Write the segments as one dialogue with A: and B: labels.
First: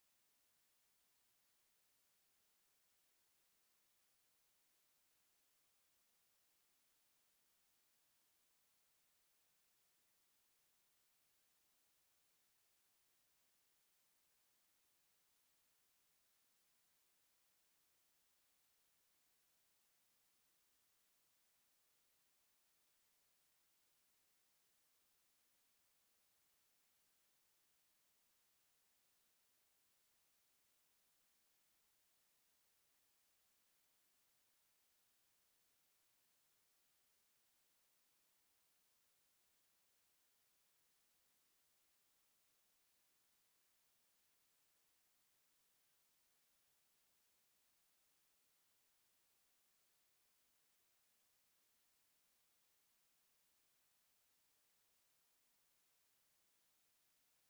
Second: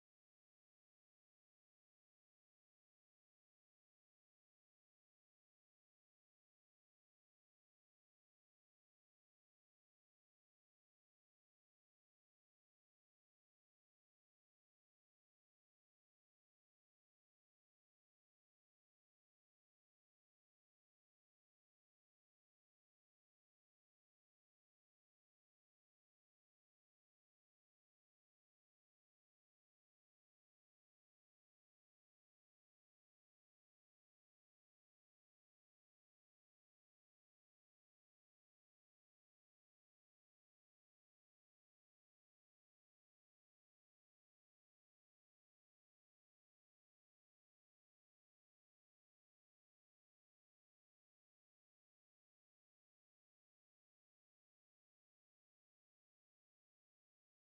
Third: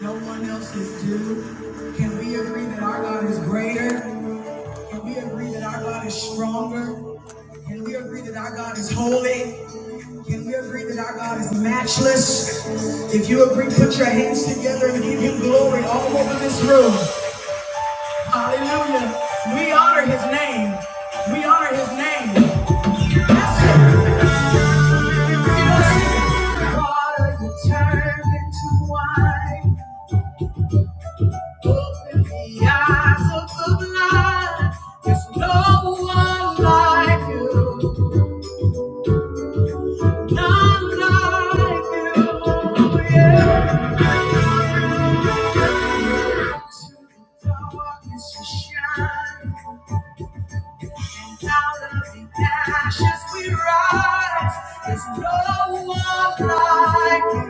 A: No one else is due. Can we agree that our God is greater? Can we agree that our God is stronger? Can we agree that our God is holy? Can we agree that our God is matchless? If you agree, put your hands together and give him glory all over this room. Hallelujah. We honor his name. We honor his name. Water you turned into wine. Open the eyes of the blind. There's no one like you, none like you. Into the Darkness you shine, out of the ashes we rise. There's no one like you,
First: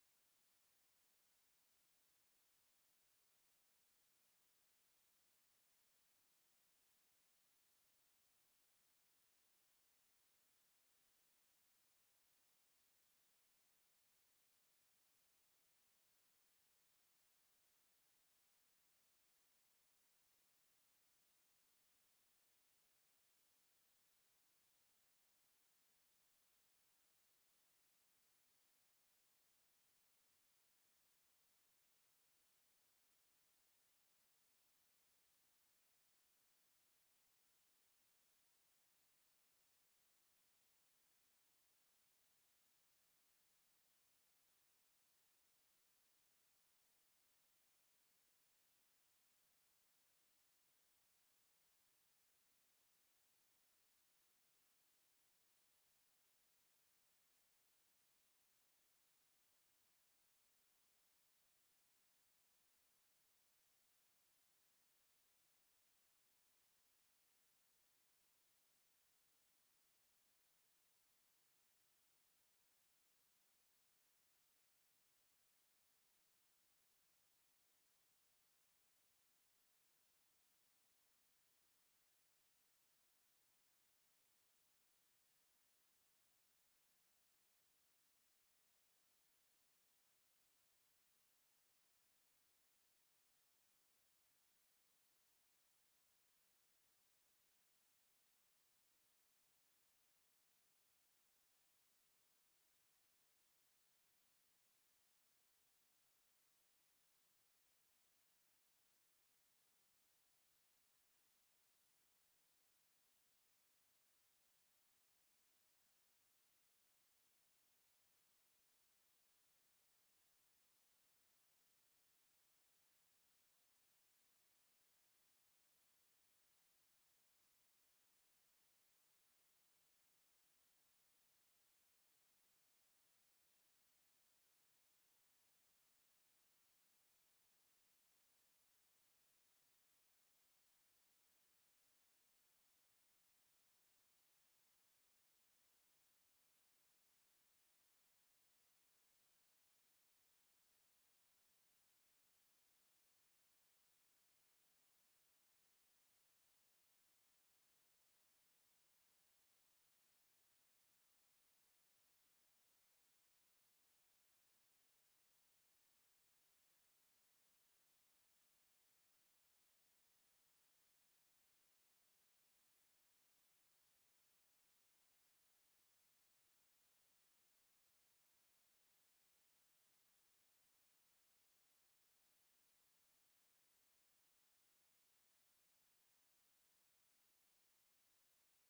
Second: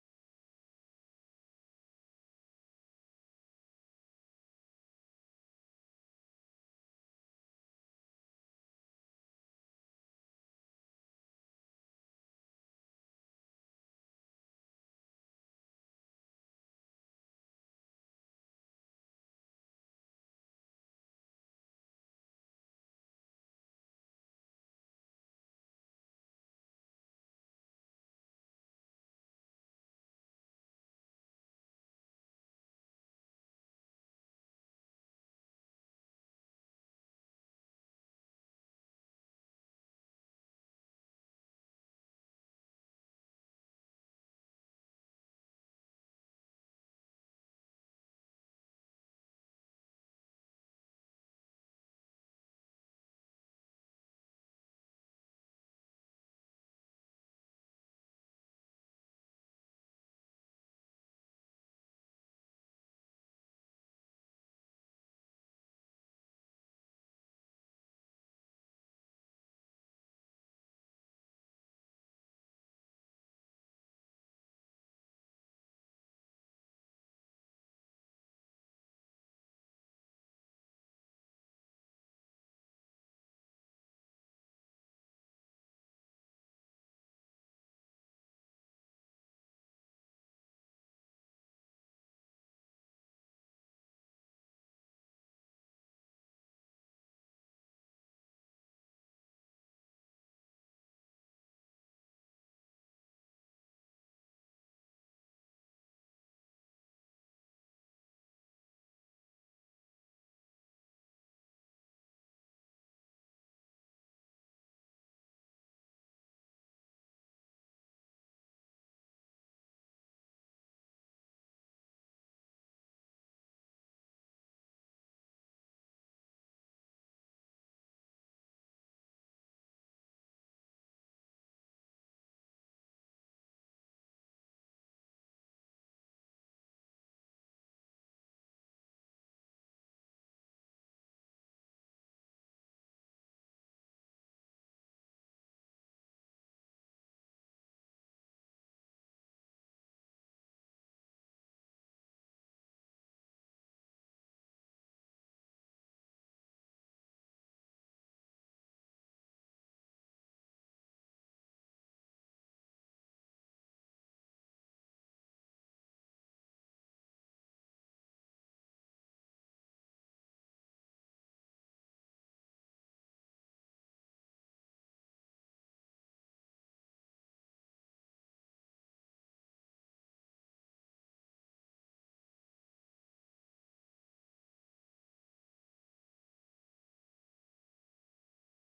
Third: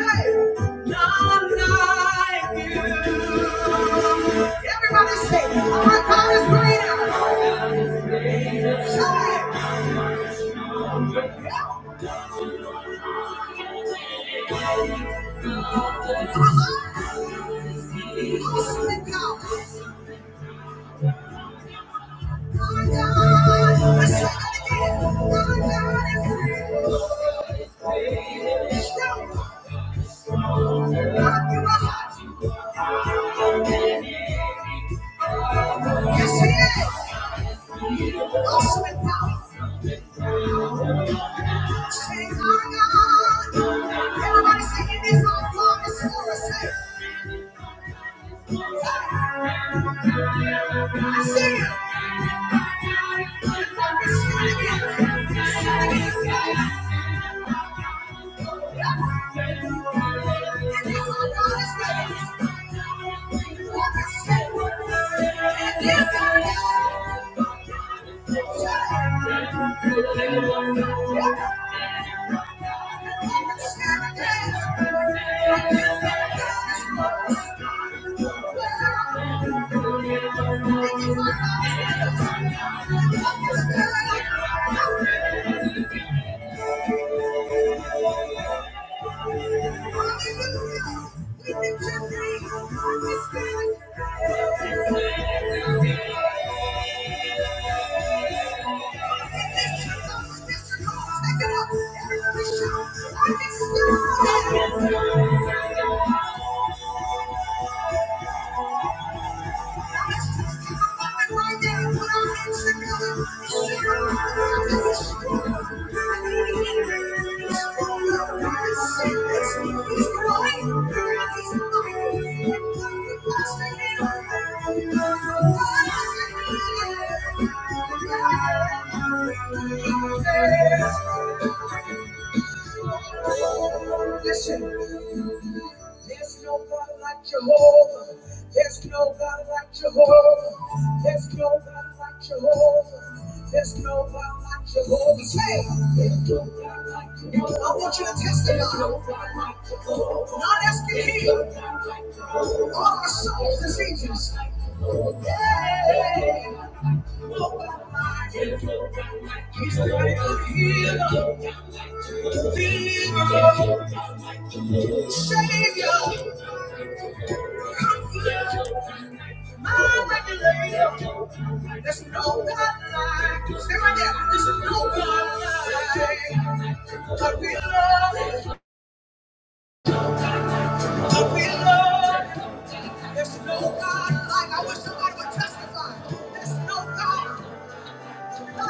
A: hey, none like you. Everybody say, our God is greater. Shout it, Yes, he is. Awesome in power. She's my God. Everybody singing this song, promise for us. I see you. Thank you. Thank you. Thank you. Thank you. Listen, there's no God like Jehovah. There's no God like Jehovah. There's no God like Jehovah. There's no God like Jehovah. Say, there's no God like Jehovah. I want you to testify. no like Not asking him. All our soul diseases. Yeah. He's the healer, deliverer, savior, my regulator. There's no God like. you. Stay right there. There's no God like. God we love. God we love. you. There's no God like. you. I wish somebody would testify. There's no God. Give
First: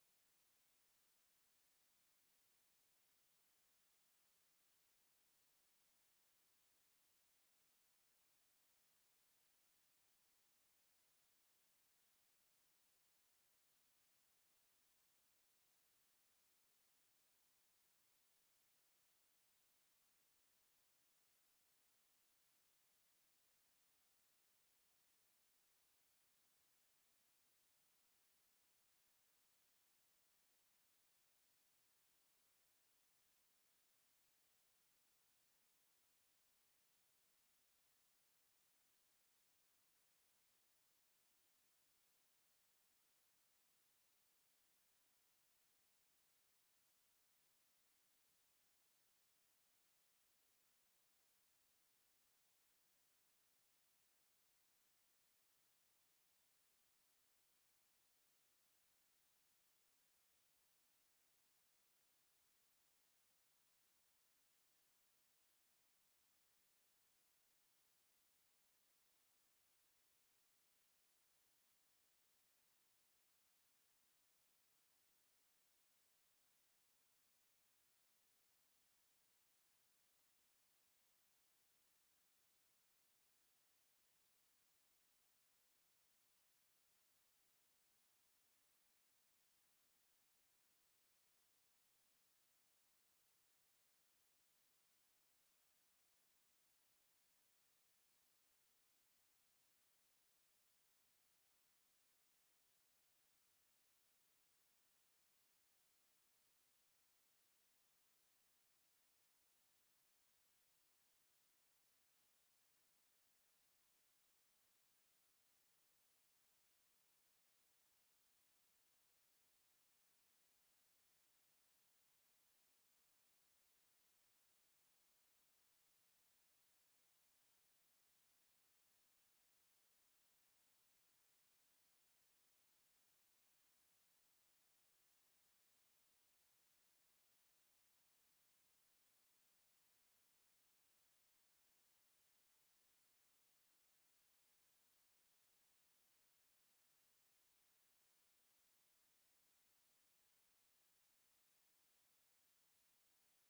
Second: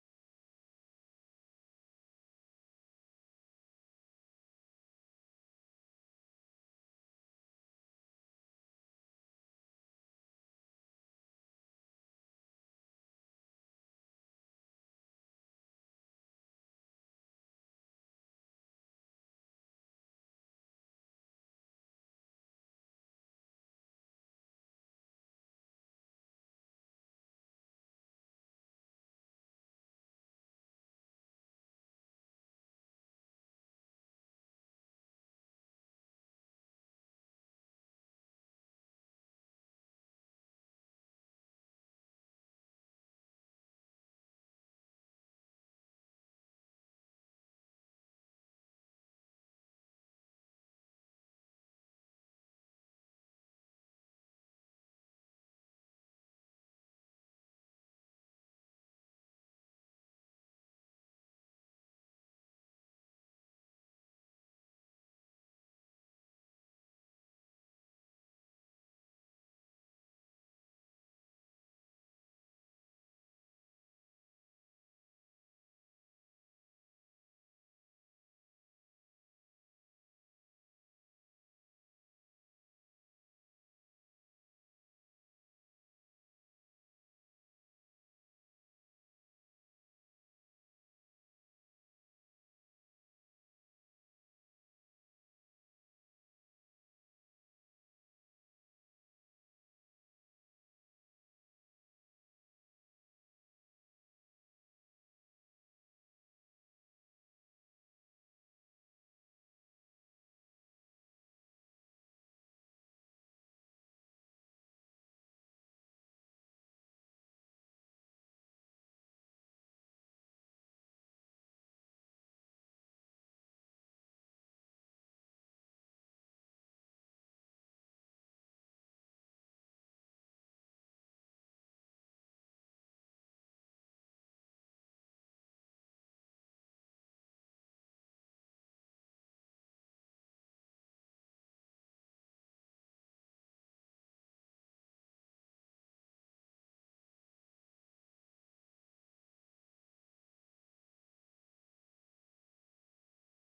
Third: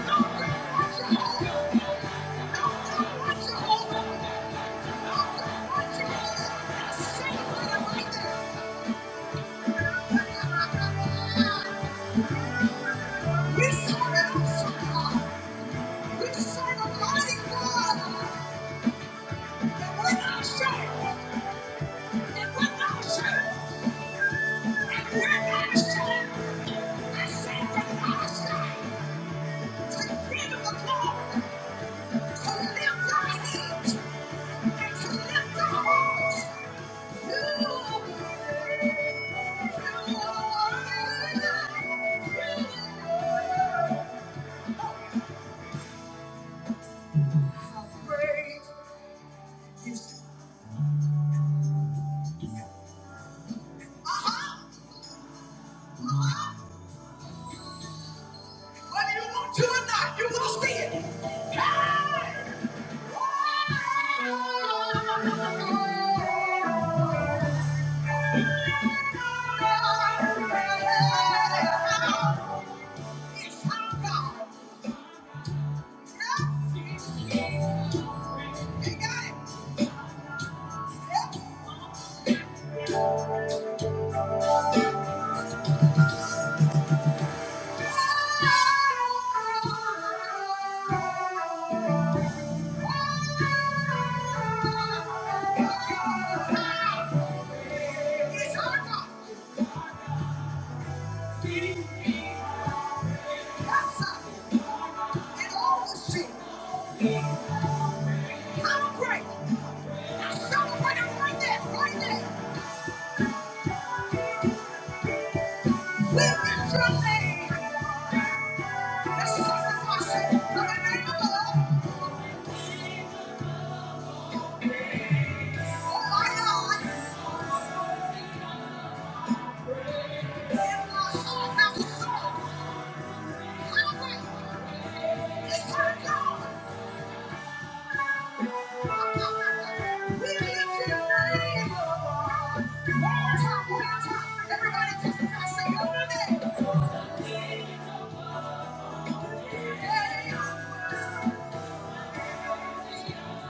A: Thank you. To lift our needs and to lift our hearts Yeah. Oh my God! Everybody just say,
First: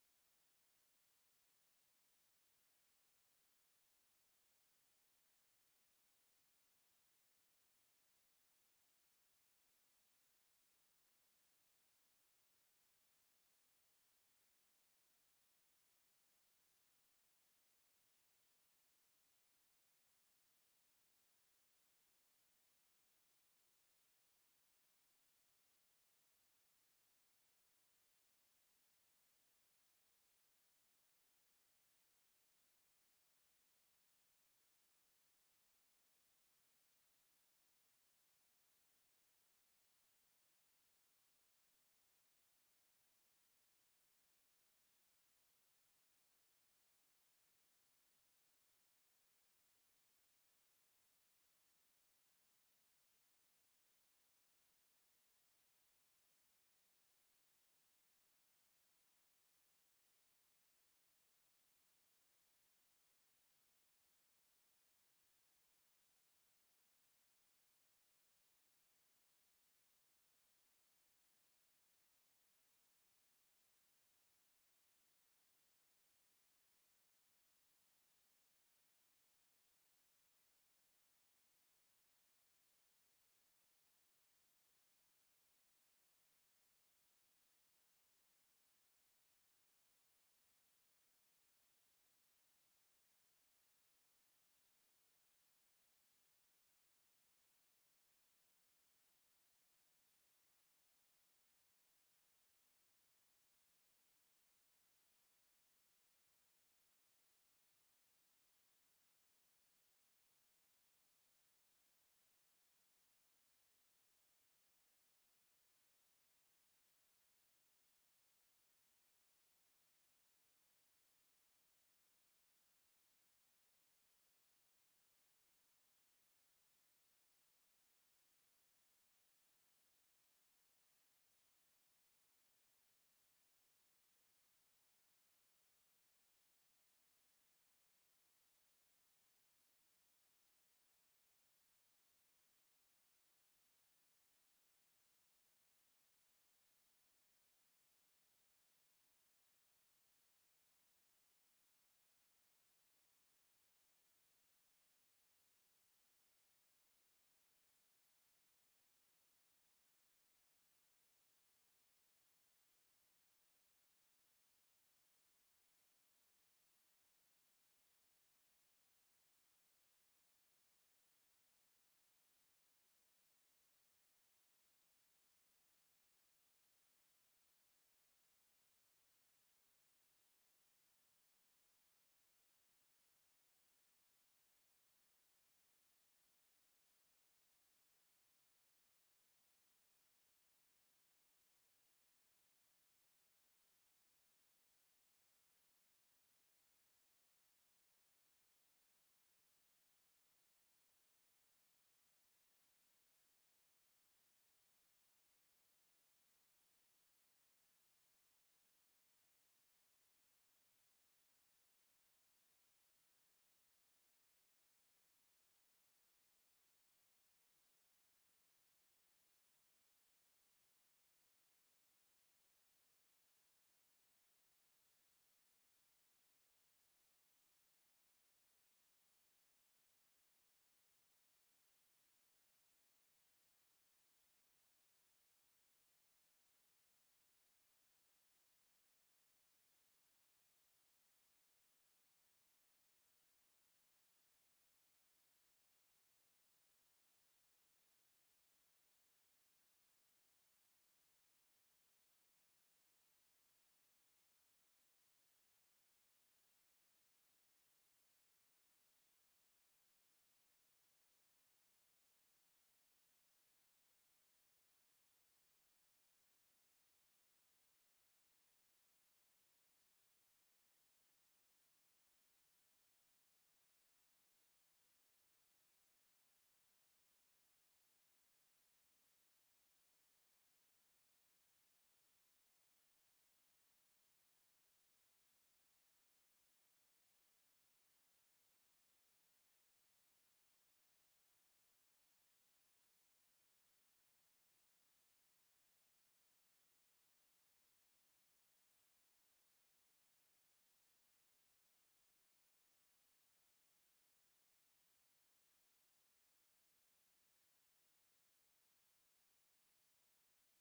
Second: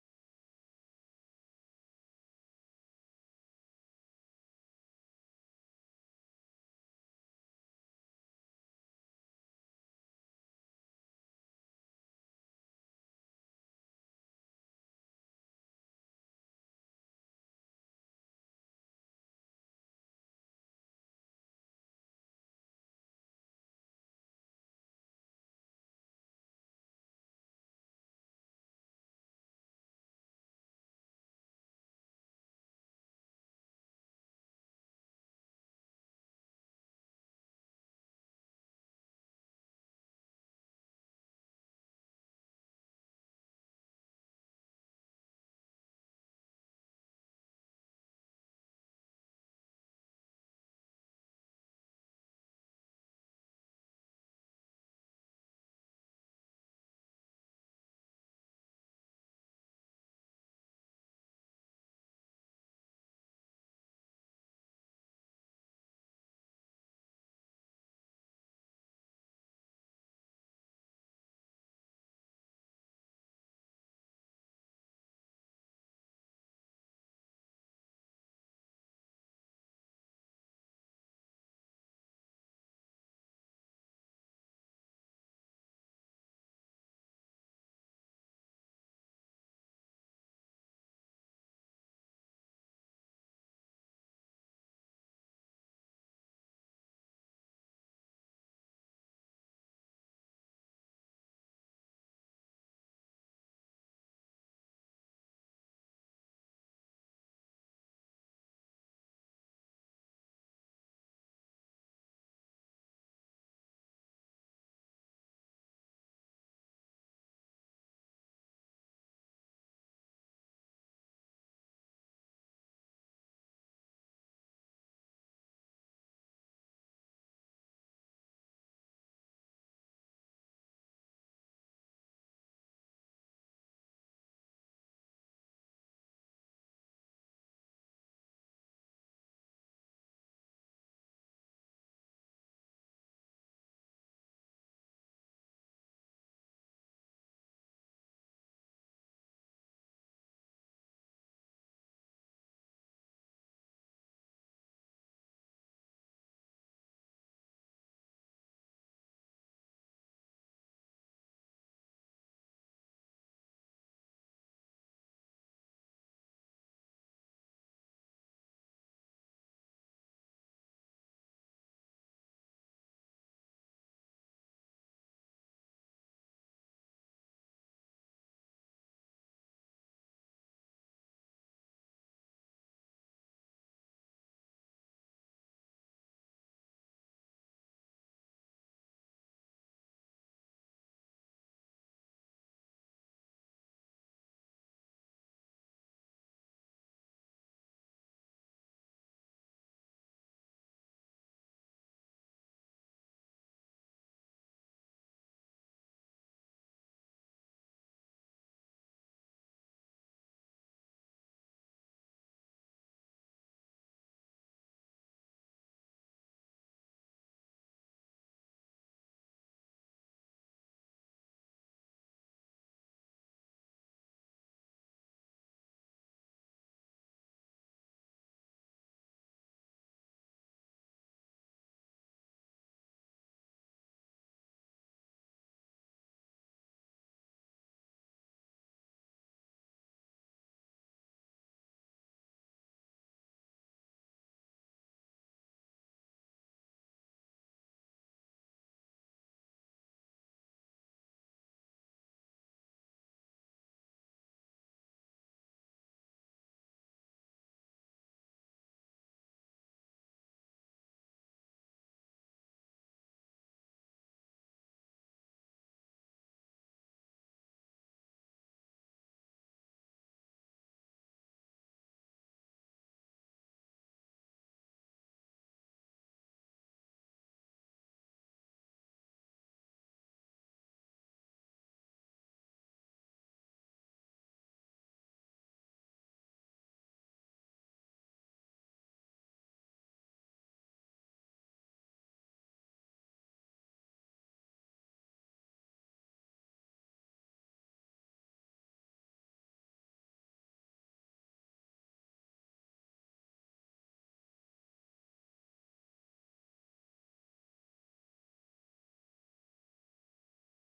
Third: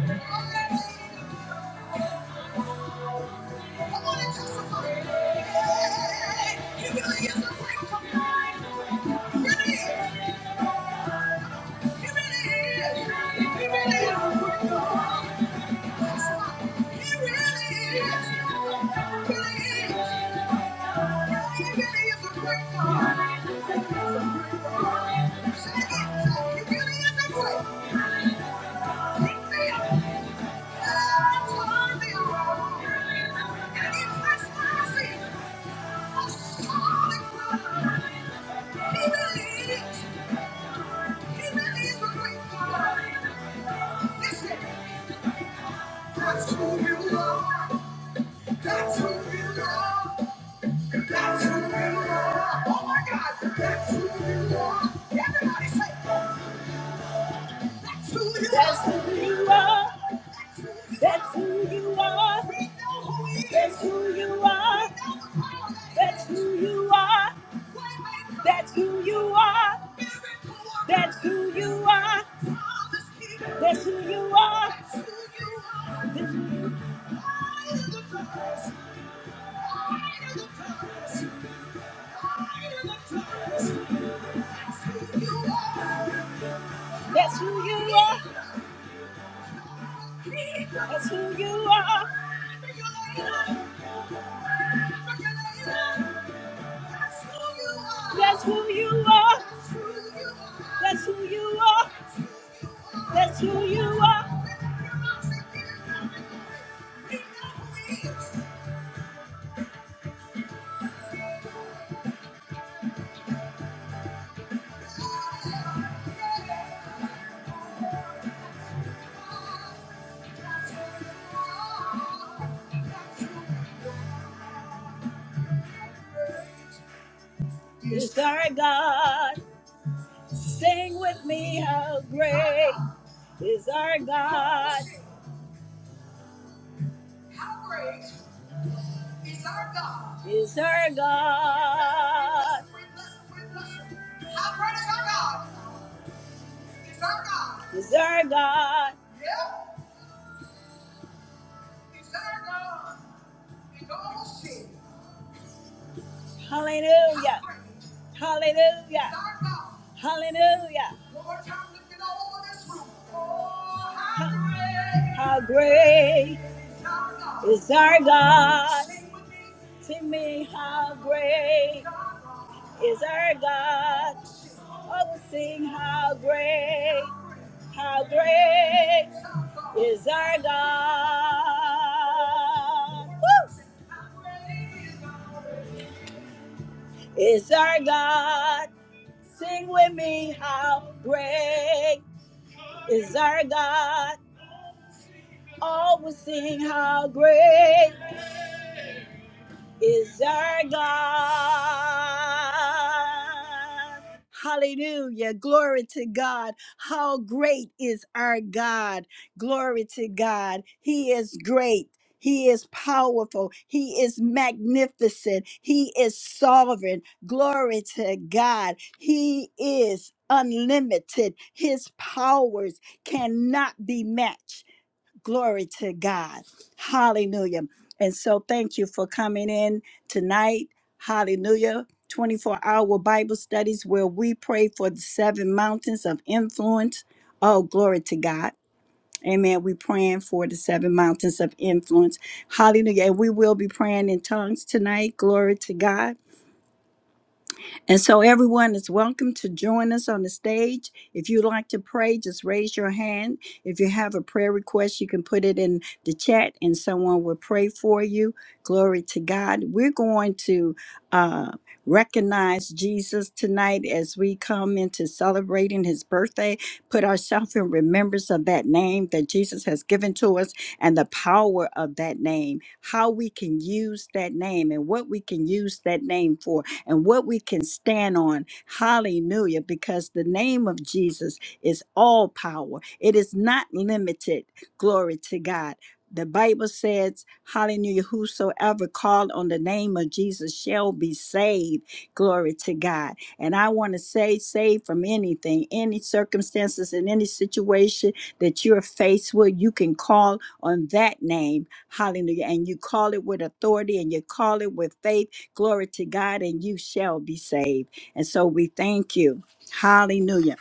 A: He really is a Thank you. That's who you are. That's who you are. That's who you are. Oh my God. That's who you are. Everybody say. That's who you That's are. Who you are. That's who you are. We know who he is. That's who you are. We know the power that he That's who is. you are. Waymaker. That's who you are. Miracle worker. That's who you are. Promise keeper. That's who you are. That's who you are. That's who you are. Light of the darkness. Light of the darkness. Light of the darkness. That's who you are. That's who you are. That's who you are. That's who you are. That's who you are. That's who you are. Yes, our God. Sing with me, how great is our God. How great is our God. Is our God. How great is our God. Is our God. Is our God. Yeah, is our God. Is all sin. Hallelujah. Hallelujah. Hallelujah. How great is our God? Sing me, how great is our God? Oh, sing how great, how great is our God. Woo! is our God. Sing with me how great is our God. Always sing how great. is our God. Hallelujah. Glory to God. How great is our God. Glory to God. He is great. He is powerful. He is magnificent. He is sovereign. Glory to God. He is unlimited. His powers cannot be matched. Glory to God. Hallelujah. And so thank you for coming in tonight. Hallelujah. 24 hour Bible studies where we pray for the seven mountains of influence. Oh, glory to God. Amen. We're praying for the seven mountains of influence. Hallelujah. And we will be praying in tongues tonight. Glory to God. And so everyone is welcome to join us on the stage. If you'd like to pray, just raise your hand. If you have a prayer request, you can put it in the chat and someone will pray for you. Glory to God. We're going to uh, recognize Jesus tonight as we come into celebrating his birthday. Put ourselves in remembrance of that name that Jesus has given to us and the power of that name, how we can use that name and what we can use that name for and what we can stand on. Hallelujah. Because the name of Jesus is all power, it is not limited. Glory to God. The Bible says, Hallelujah, whosoever call on the name of Jesus shall be saved. Glory to God. And I want to say, saved from anything, any circumstances, in any situation that you're faced with, you can call on that name. Hallelujah. And you call it with authority and you call it with faith Glory to God, and you shall be saved. And so we thank you. Hallelujah.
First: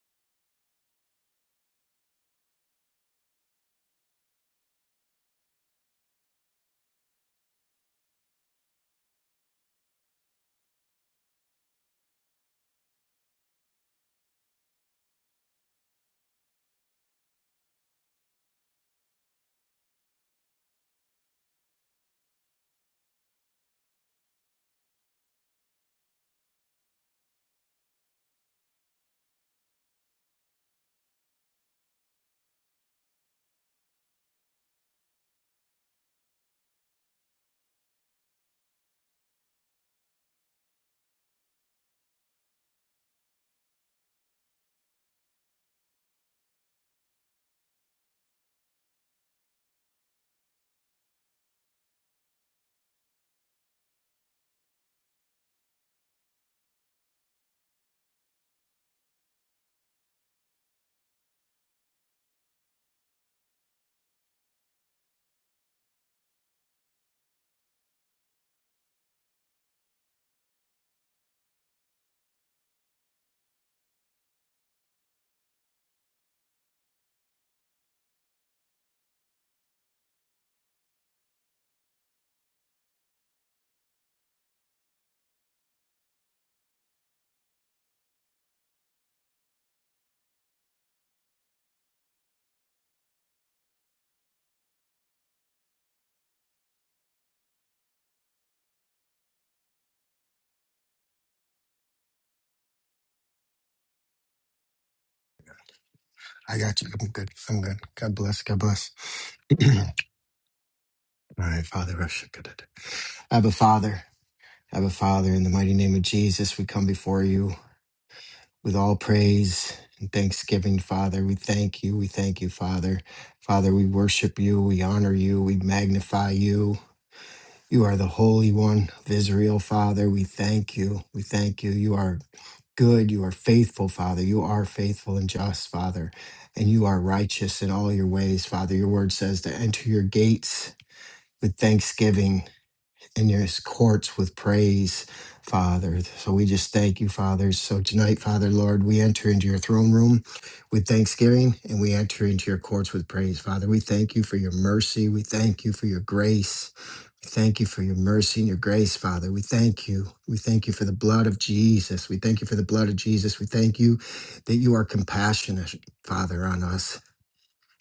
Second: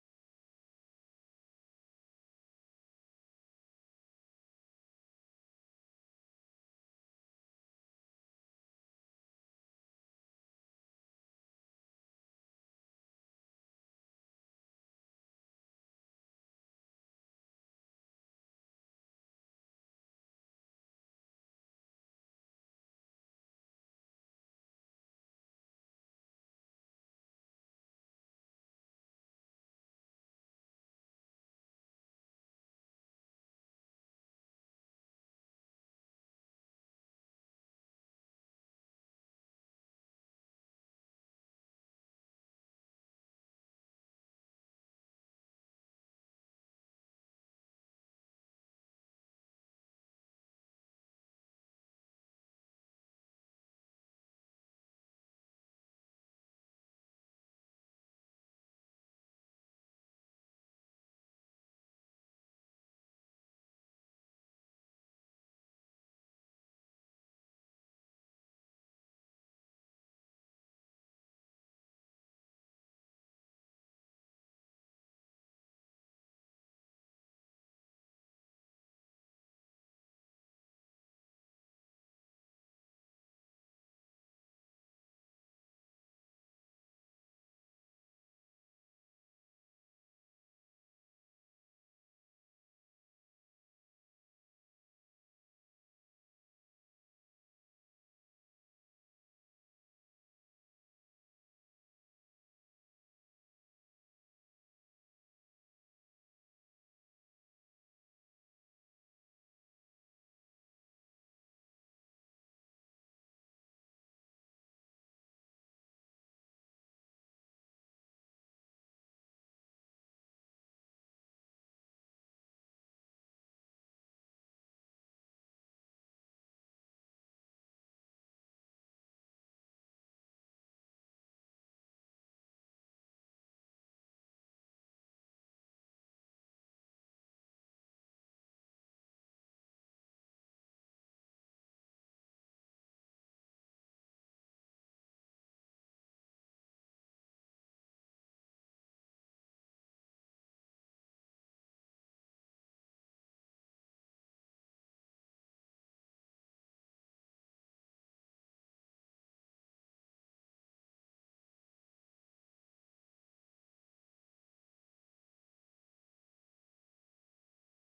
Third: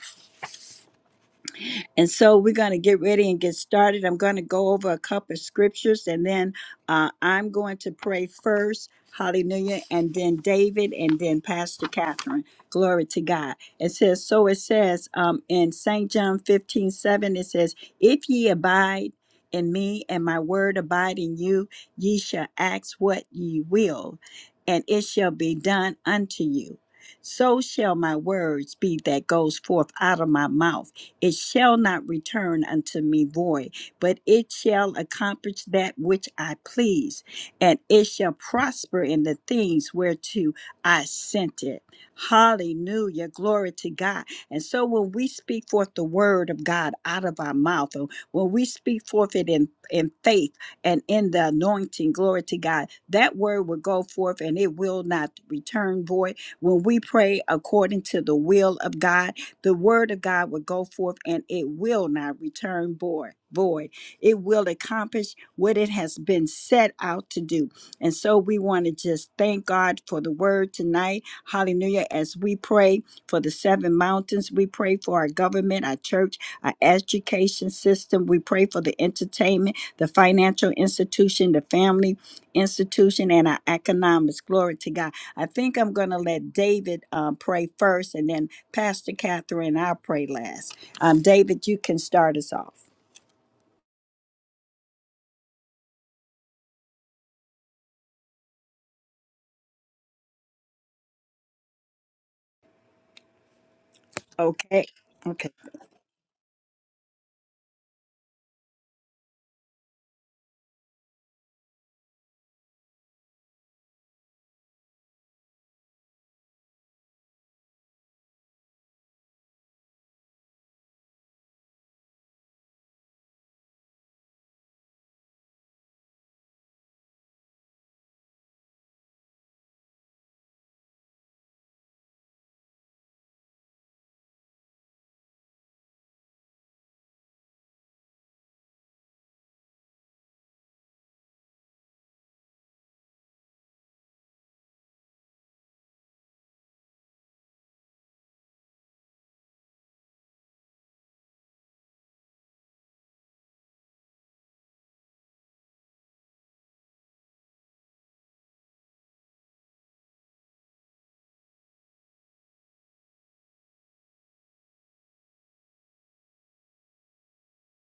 A: And so we're going to get ready and get started. I'm going to go over a couple of scriptures and then uh, I'm going to pray first. Hallelujah. And then David and then Pastor Catherine. Glory to God. It says, so it says um, in St. John 15 7. it says, If ye abide in me and my word abide in you, ye shall ask what ye will, and it shall be done unto you. So shall my words be that goes forth out of my mouth. It shall not return unto me void, but it shall accomplish that which I please, and it shall prosper in the things whereto I sent it. Hallelujah. Glory to God. And so when we speak forth the word of God out of our mouth, and when we speak forth it in, in faith and in the anointing, glory to God, that word will go forth and it will not return void. When we pray according to the will of God, the word of God will go forth and it will not return void. Void. It will accomplish what it has been set out to do. And so we want to just thank God for the word tonight. Hallelujah. As we pray for the seven mountains, we pray for our government, our church, our education system. We pray for the entertainment, the financial institution, the family institution, and our economics. Glory to God. I think I'm going to let David um, pray first, and then Pastor Catherine, I'll pray last. Um, David, you can start us off. Okay. Okay.
B: I got you. I'm good. I'm good. God bless. God bless. All right, Father Russia. Abba Father, Abba Father, in the mighty name of Jesus, we come before you with all praise and thanksgiving, Father. We thank you. We thank you, Father. Father, we worship you. We honor you. We magnify you. You are the Holy One of Israel, Father. We thank you. We thank you. You are good. You are faithful, Father. You are faithful and just, Father. And you are righteous in all your ways, Father. Your word says to enter your gates with thanksgiving and your courts with praise, Father. So we just thank you, Father. So tonight, Father, Lord, we enter into your throne room with thanksgiving and we enter into your courts with praise, Father. We thank you for your mercy. We thank you for your grace. Thank you for your mercy and your grace, Father. We thank you. We thank you for the blood of Jesus. We thank you for the blood of Jesus. We thank you that you are compassionate, Father, on us.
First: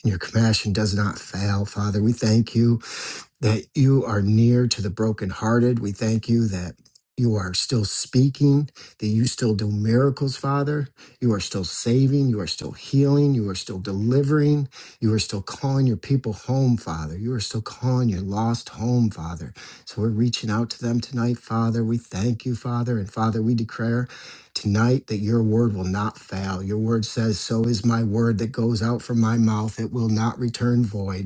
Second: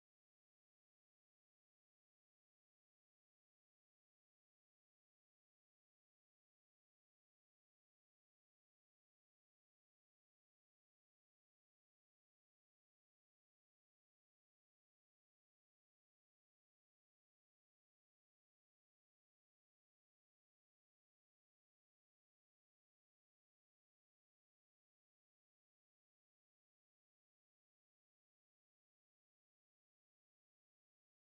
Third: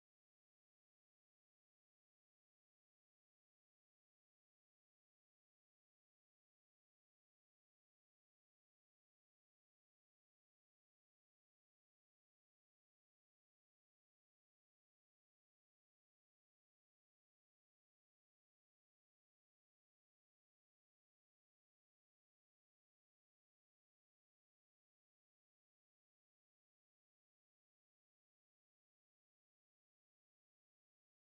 B: And your compassion does not fail, Father. We thank you that you are near to the brokenhearted. We thank you that you are still speaking, that you still do miracles, Father. You are still saving, you are still healing, you are still delivering, you are still calling your people home, Father. You are still calling your lost home, Father. So we're reaching out to them tonight, Father. We thank you, Father. And Father, we declare tonight that your word will not fail. Your word says, So is my word that goes out from my mouth, it will not return void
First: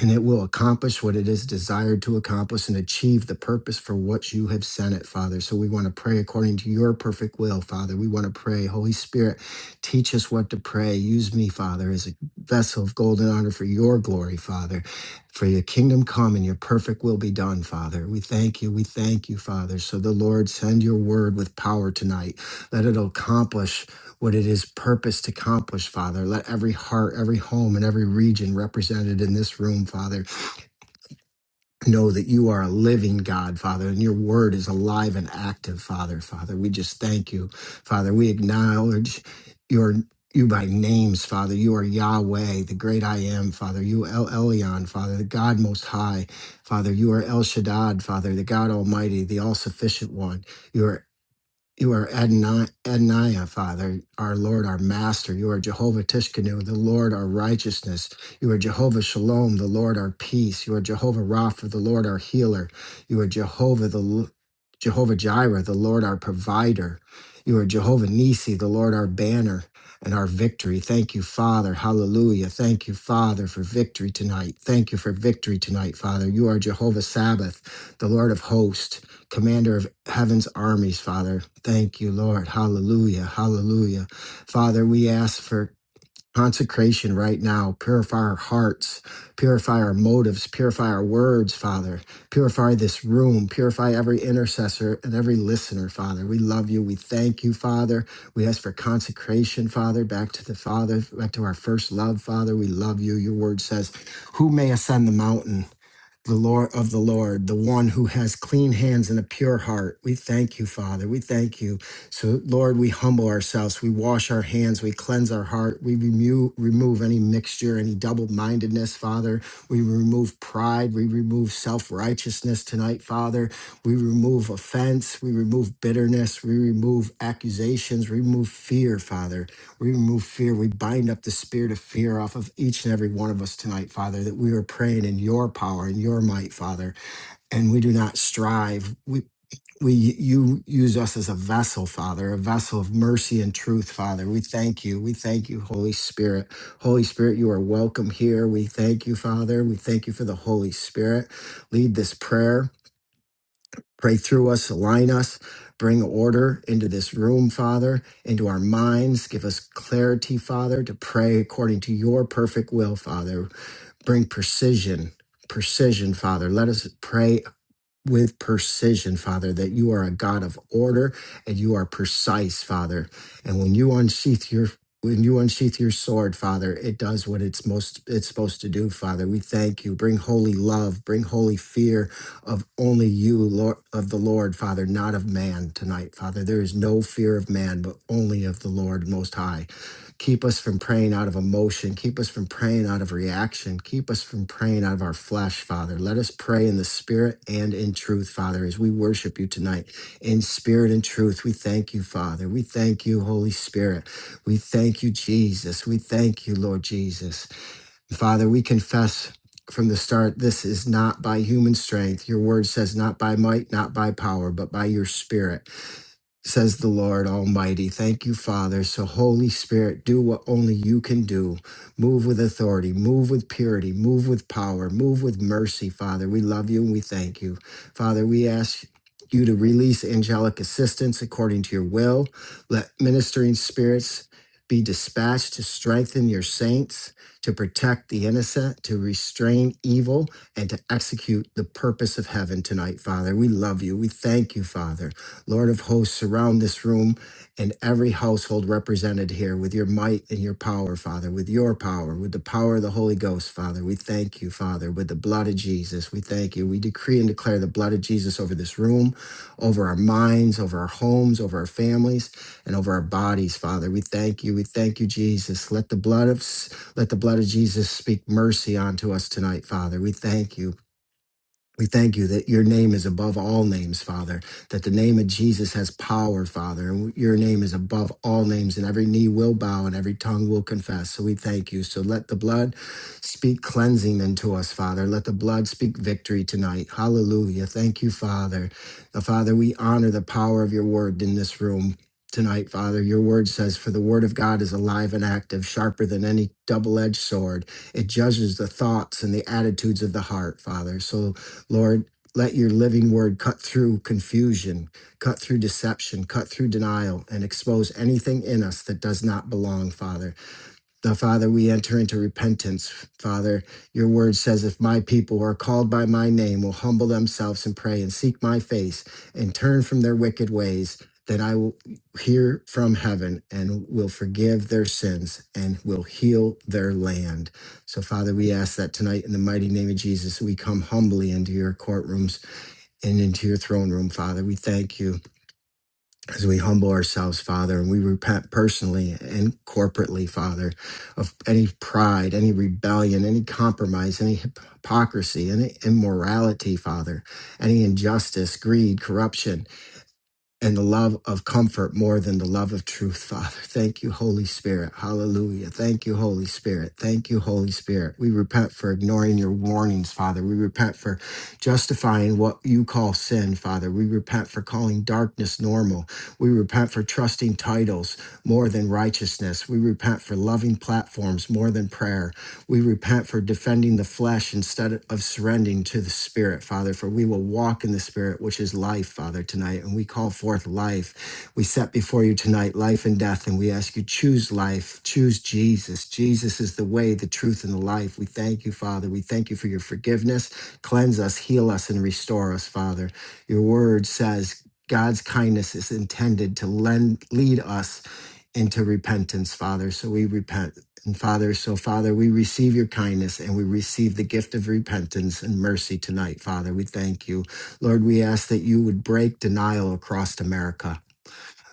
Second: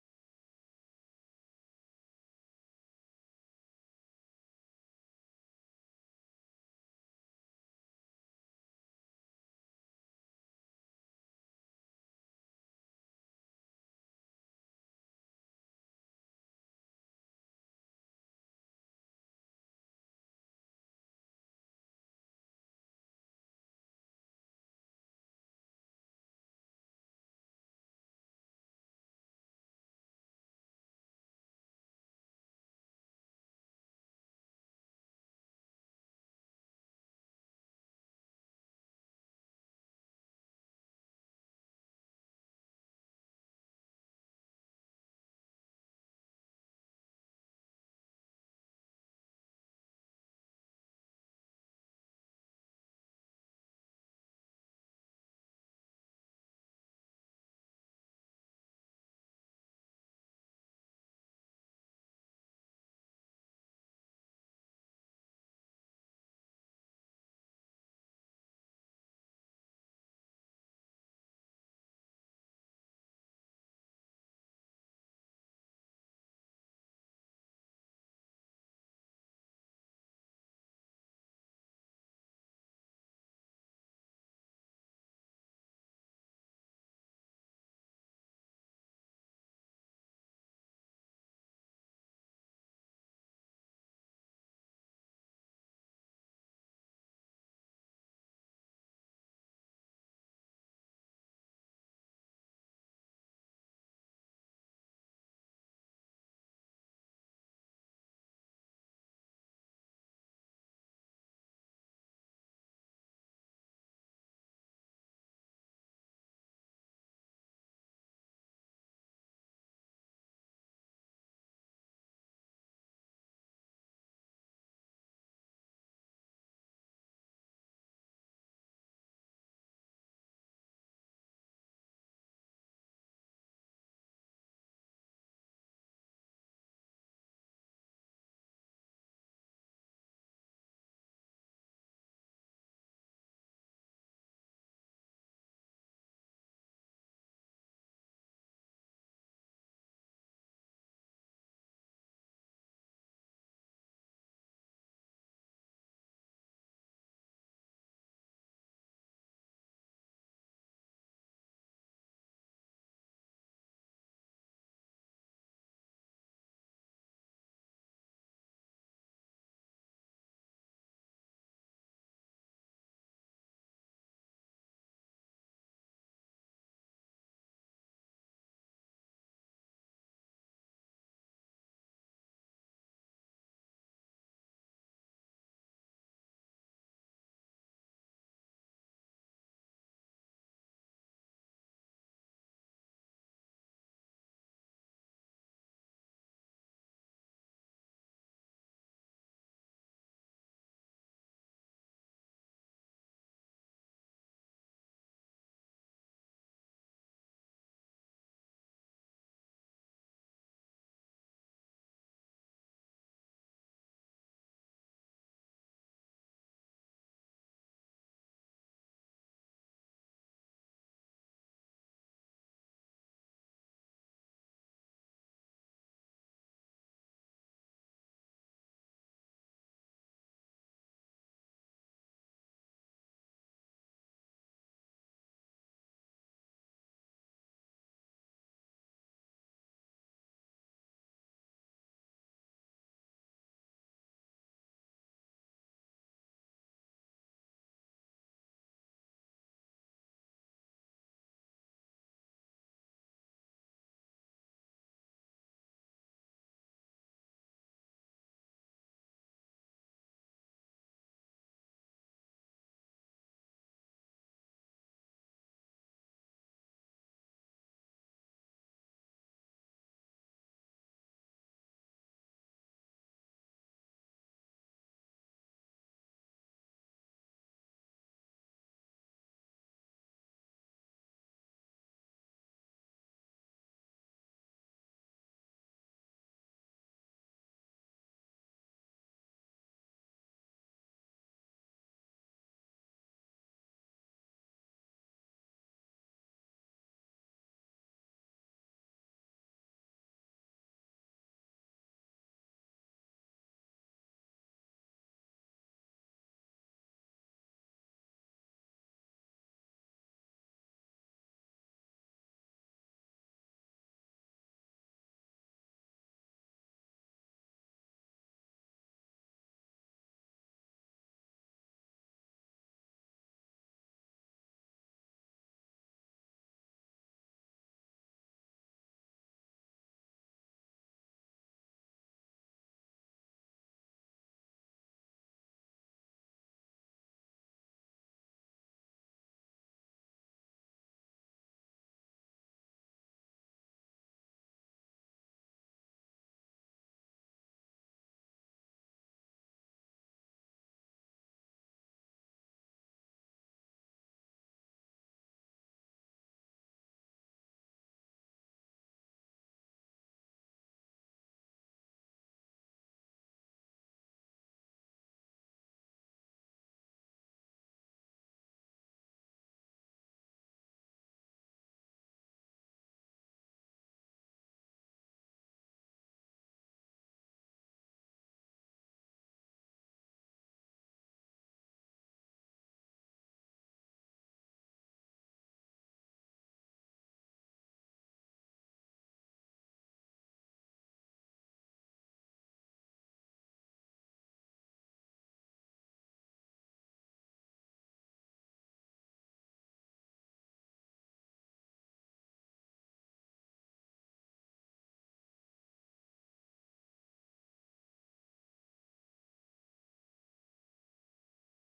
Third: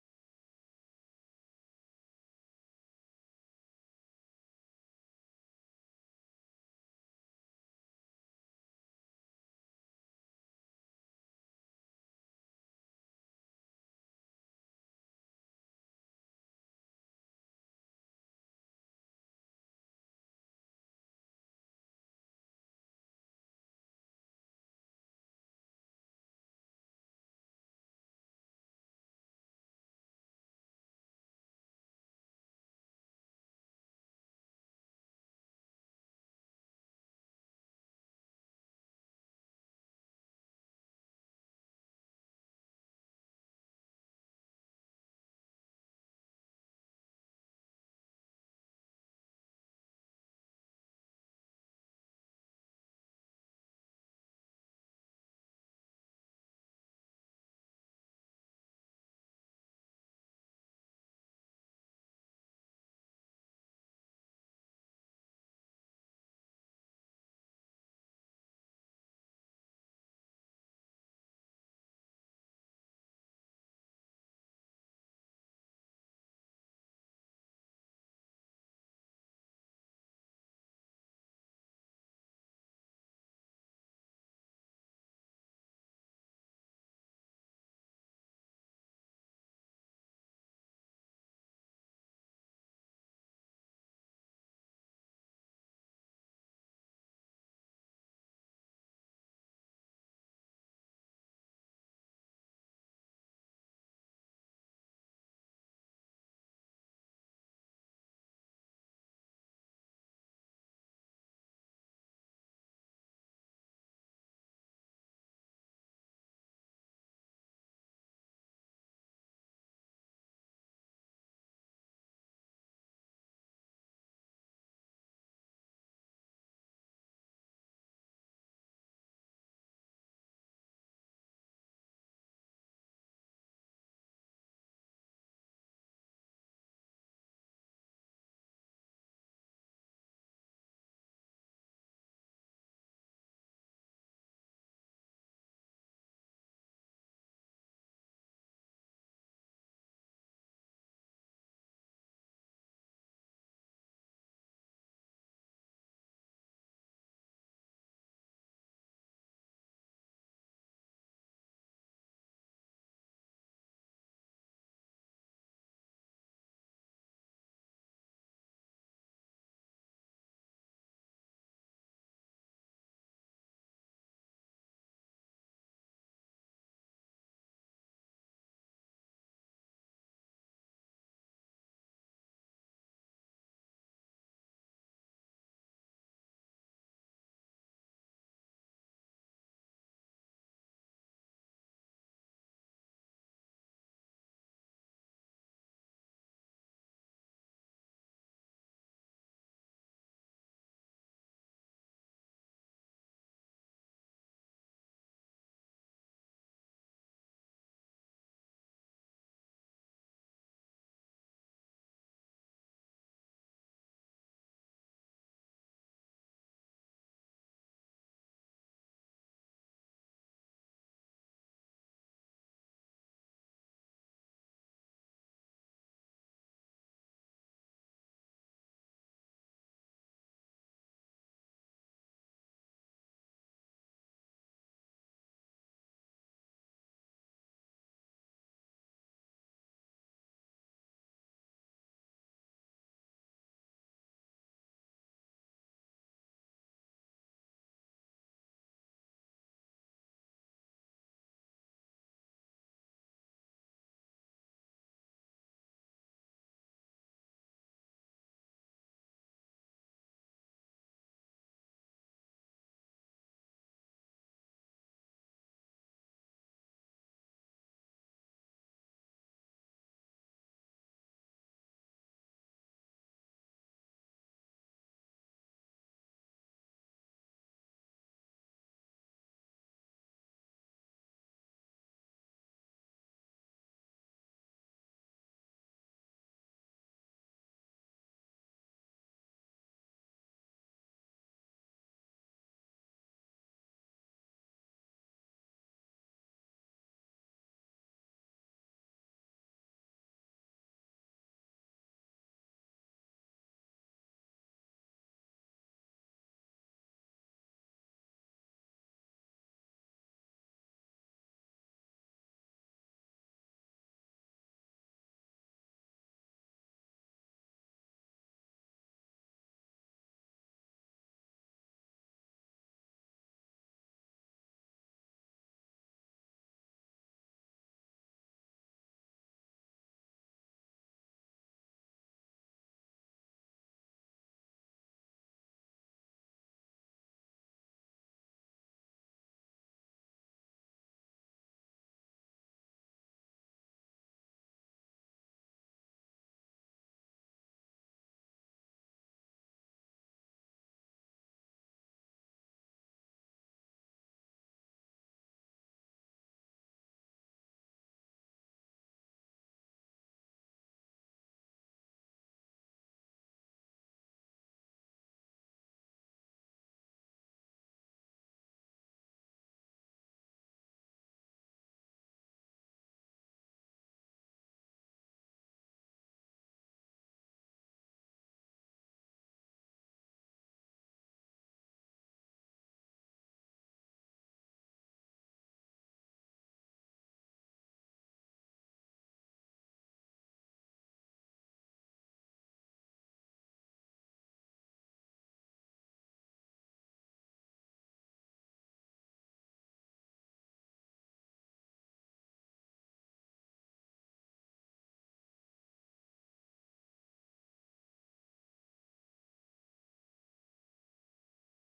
B: and it will accomplish what it is desired to accomplish and achieve the purpose for which you have sent it, Father. So we want to pray according to your perfect will, Father. We want to pray, Holy Spirit, teach us what to pray. Use me, Father, as a vessel of golden honor for your glory, Father. For your kingdom come and your perfect will be done, Father. We thank you. We thank you, Father. So the Lord send your word with power tonight. Let it accomplish what it is purpose to accomplish, Father. Let every heart, every home, and every region represented in this room, Father, know that you are a living God, Father, and your word is alive and active, Father. Father, we just thank you, Father. We acknowledge your you by names, Father. You are Yahweh, the great I am, Father. You El Elyon, Father, the God most high, Father. You are El Shaddad, Father, the God Almighty, the all sufficient one. You are. You are Adonai, Adonai, Father, our Lord, our Master. You are Jehovah Tishkenu, the Lord, our righteousness. You are Jehovah Shalom, the Lord, our peace. You are Jehovah Rapha, the Lord, our healer. You are Jehovah, the L- Jehovah Jireh, the Lord, our provider. You are Jehovah Nisi, the Lord, our banner and our victory. Thank you, Father. Hallelujah. Thank you, Father, for victory tonight. Thank you for victory tonight, Father. You are Jehovah Sabbath, the Lord of hosts. Commander of heaven's armies, Father. Thank you, Lord. Hallelujah. Hallelujah. Father, we ask for consecration right now. Purify our hearts, purify our motives, purify our words, Father. Purify this room, purify every intercessor and every listener, Father. We love you. We thank you, Father. We ask for consecration, Father, back to the Father, back to our first love, Father. We love you. Your word says, Who may ascend the mountain? the Lord of the Lord, the one who has clean hands and a pure heart. We thank you, Father. We thank you. So, Lord, we humble ourselves. We wash our hands. We cleanse our heart. We remove, remove any mixture, any double mindedness, Father. We remove pride. We remove self righteousness tonight, Father. We remove offense, we remove bitterness, we remove accusations, we remove fear, Father. We remove fear. We bind up the spirit of fear off of each and every one of us tonight, Father, that we are praying in your power and your might, Father. And we do not strive. We we you use us as a vessel father a vessel of mercy and truth father we thank you we thank you holy spirit holy spirit you are welcome here we thank you father we thank you for the holy spirit lead this prayer pray through us align us bring order into this room father into our minds give us clarity father to pray according to your perfect will father bring precision precision father let us pray with precision, Father, that you are a God of order and you are precise, Father. And when you unsheath your when you unsheath your sword, Father, it does what it's most it's supposed to do, Father. We thank you. Bring holy love, bring holy fear of only you, Lord of the Lord, Father, not of man tonight, Father. There is no fear of man, but only of the Lord most high. Keep us from praying out of emotion. Keep us from praying out of reaction. Keep us from praying out of our flesh, Father. Let us pray in the spirit and in truth, Father, as we worship you tonight. In spirit and truth, we thank you, Father. We thank you, Holy Spirit. We thank you, Jesus. We thank you, Lord Jesus. Father, we confess from the start this is not by human strength. Your word says, not by might, not by power, but by your spirit says the Lord Almighty. Thank you, Father. So, Holy Spirit, do what only you can do. Move with authority, move with purity, move with power, move with mercy, Father. We love you and we thank you. Father, we ask you to release angelic assistance according to your will. Let ministering spirits be dispatched to strengthen your saints, to protect the innocent, to restrain evil, and to execute the purpose of heaven tonight, Father. We love you. We thank you, Father. Lord of hosts, surround this room and every household represented here with your might and your power, Father, with your power, with the power of the Holy Ghost, Father. We thank you, Father, with the blood of Jesus. We thank you. We decree and declare the blood of Jesus over this room, over our minds, over our homes, over our families, and over our bodies, Father. We thank you. We thank you, Jesus. Let the blood of let the blood of Jesus speak mercy unto us tonight, Father. We thank you. We thank you that your name is above all names, Father, that the name of Jesus has power, Father, and your name is above all names, and every knee will bow and every tongue will confess. So we thank you. So let the blood speak cleansing unto us, Father. Let the blood speak victory tonight. Hallelujah. Thank you, Father. Now, Father, we honor the power of your word in this room. Tonight, Father, your word says, For the word of God is alive and active, sharper than any double edged sword. It judges the thoughts and the attitudes of the heart, Father. So Lord, let your living word cut through confusion, cut through deception, cut through denial, and expose anything in us that does not belong, Father. Now, Father, we enter into repentance. Father, your word says, if my people who are called by my name will humble themselves and pray and seek my face and turn from their wicked ways, then I will hear from heaven and will forgive their sins and will heal their land. So, Father, we ask that tonight in the mighty name of Jesus, we come humbly into your courtrooms and into your throne room, Father. We thank you as we humble ourselves, Father, and we repent personally and corporately, Father, of any pride, any rebellion, any compromise, any hypocrisy, any immorality, Father, any injustice, greed, corruption and the love of comfort more than the love of truth, Father. Thank you, Holy Spirit. Hallelujah. Thank you, Holy Spirit. Thank you, Holy Spirit. We repent for ignoring your warnings, Father. We repent for justifying what you call sin, Father. We repent for calling darkness normal. We repent for trusting titles more than righteousness. We repent for loving platforms more than prayer. We repent for defending the flesh instead of surrendering to the Spirit, Father, for we will walk in the Spirit, which is life, Father, tonight. And we call forth life. We set before you tonight life and death, and we ask you, choose life, choose Jesus. Jesus is the way, the truth, and the life. We thank you, Father. We thank you for your forgiveness. Cleanse us, heal us, and restore us, Father. Your word says, God's kindness is intended to lend, lead us into repentance, Father. So we repent and Father. So, Father, we receive your kindness and we receive the gift of repentance and mercy tonight, Father. We thank you. Lord, we ask that you would break denial across America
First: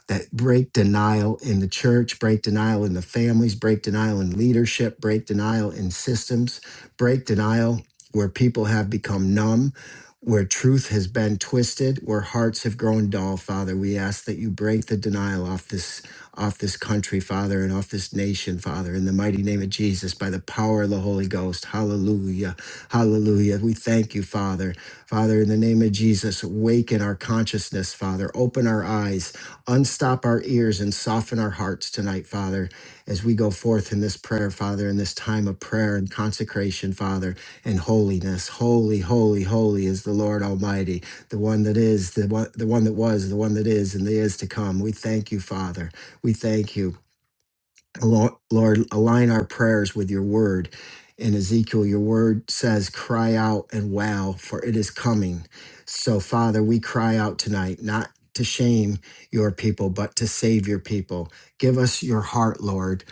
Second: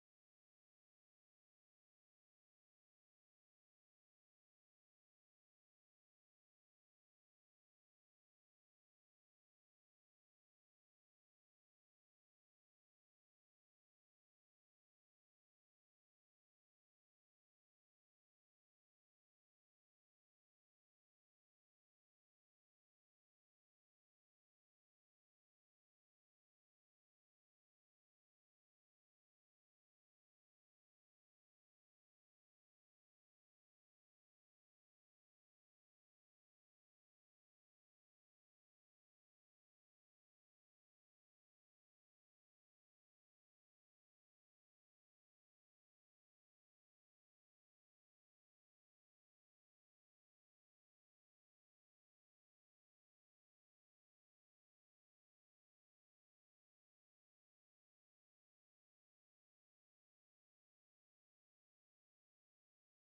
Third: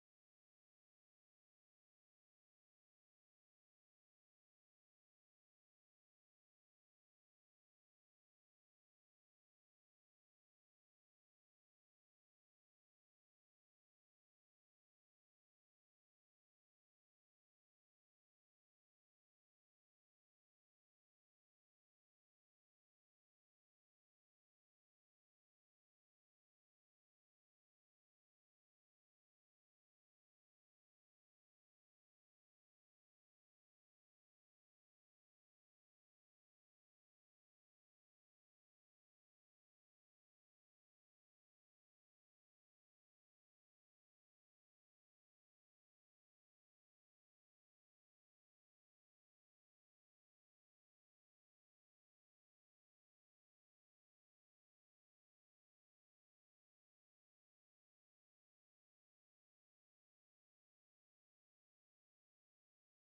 B: that break denial in the church, break denial in the families, break denial in leadership, break denial in systems, break denial where people have become numb, where truth has been twisted, where hearts have grown dull, Father. We ask that you break the denial off this off this country, Father, and off this nation, Father, in the mighty name of Jesus, by the power of the Holy Ghost. Hallelujah. Hallelujah. We thank you, Father. Father, in the name of Jesus, awaken our consciousness, Father. Open our eyes Unstop our ears and soften our hearts tonight, Father, as we go forth in this prayer, Father, in this time of prayer and consecration, Father, and holiness. Holy, holy, holy is the Lord Almighty, the one that is, the one, the one that was, the one that is, and the is to come. We thank you, Father. We thank you. Lo- Lord, align our prayers with your word. In Ezekiel, your word says, Cry out and wow, for it is coming. So, Father, we cry out tonight, not to shame your people, but to save your people. Give us your heart, Lord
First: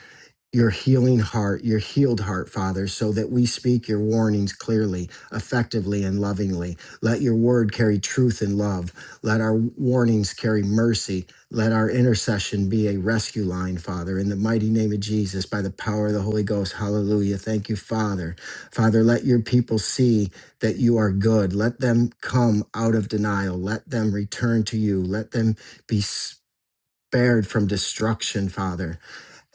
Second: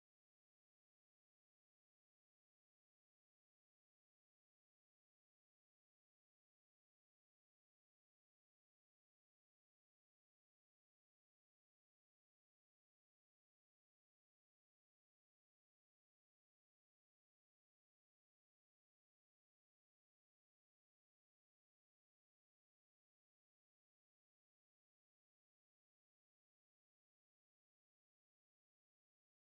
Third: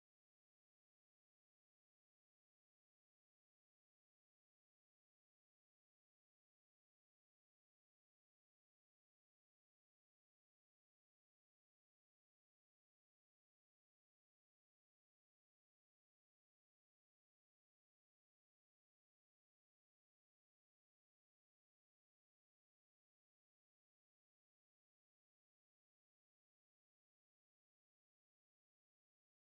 B: your healing heart, your healed heart, Father, so that we speak your warnings clearly, effectively, and lovingly. Let your word carry truth and love. Let our warnings carry mercy. Let our intercession be a rescue line, Father, in the mighty name of Jesus, by the power of the Holy Ghost. Hallelujah. Thank you, Father. Father, let your people see that you are good. Let them come out of denial. Let them return to you. Let them be spared from destruction, Father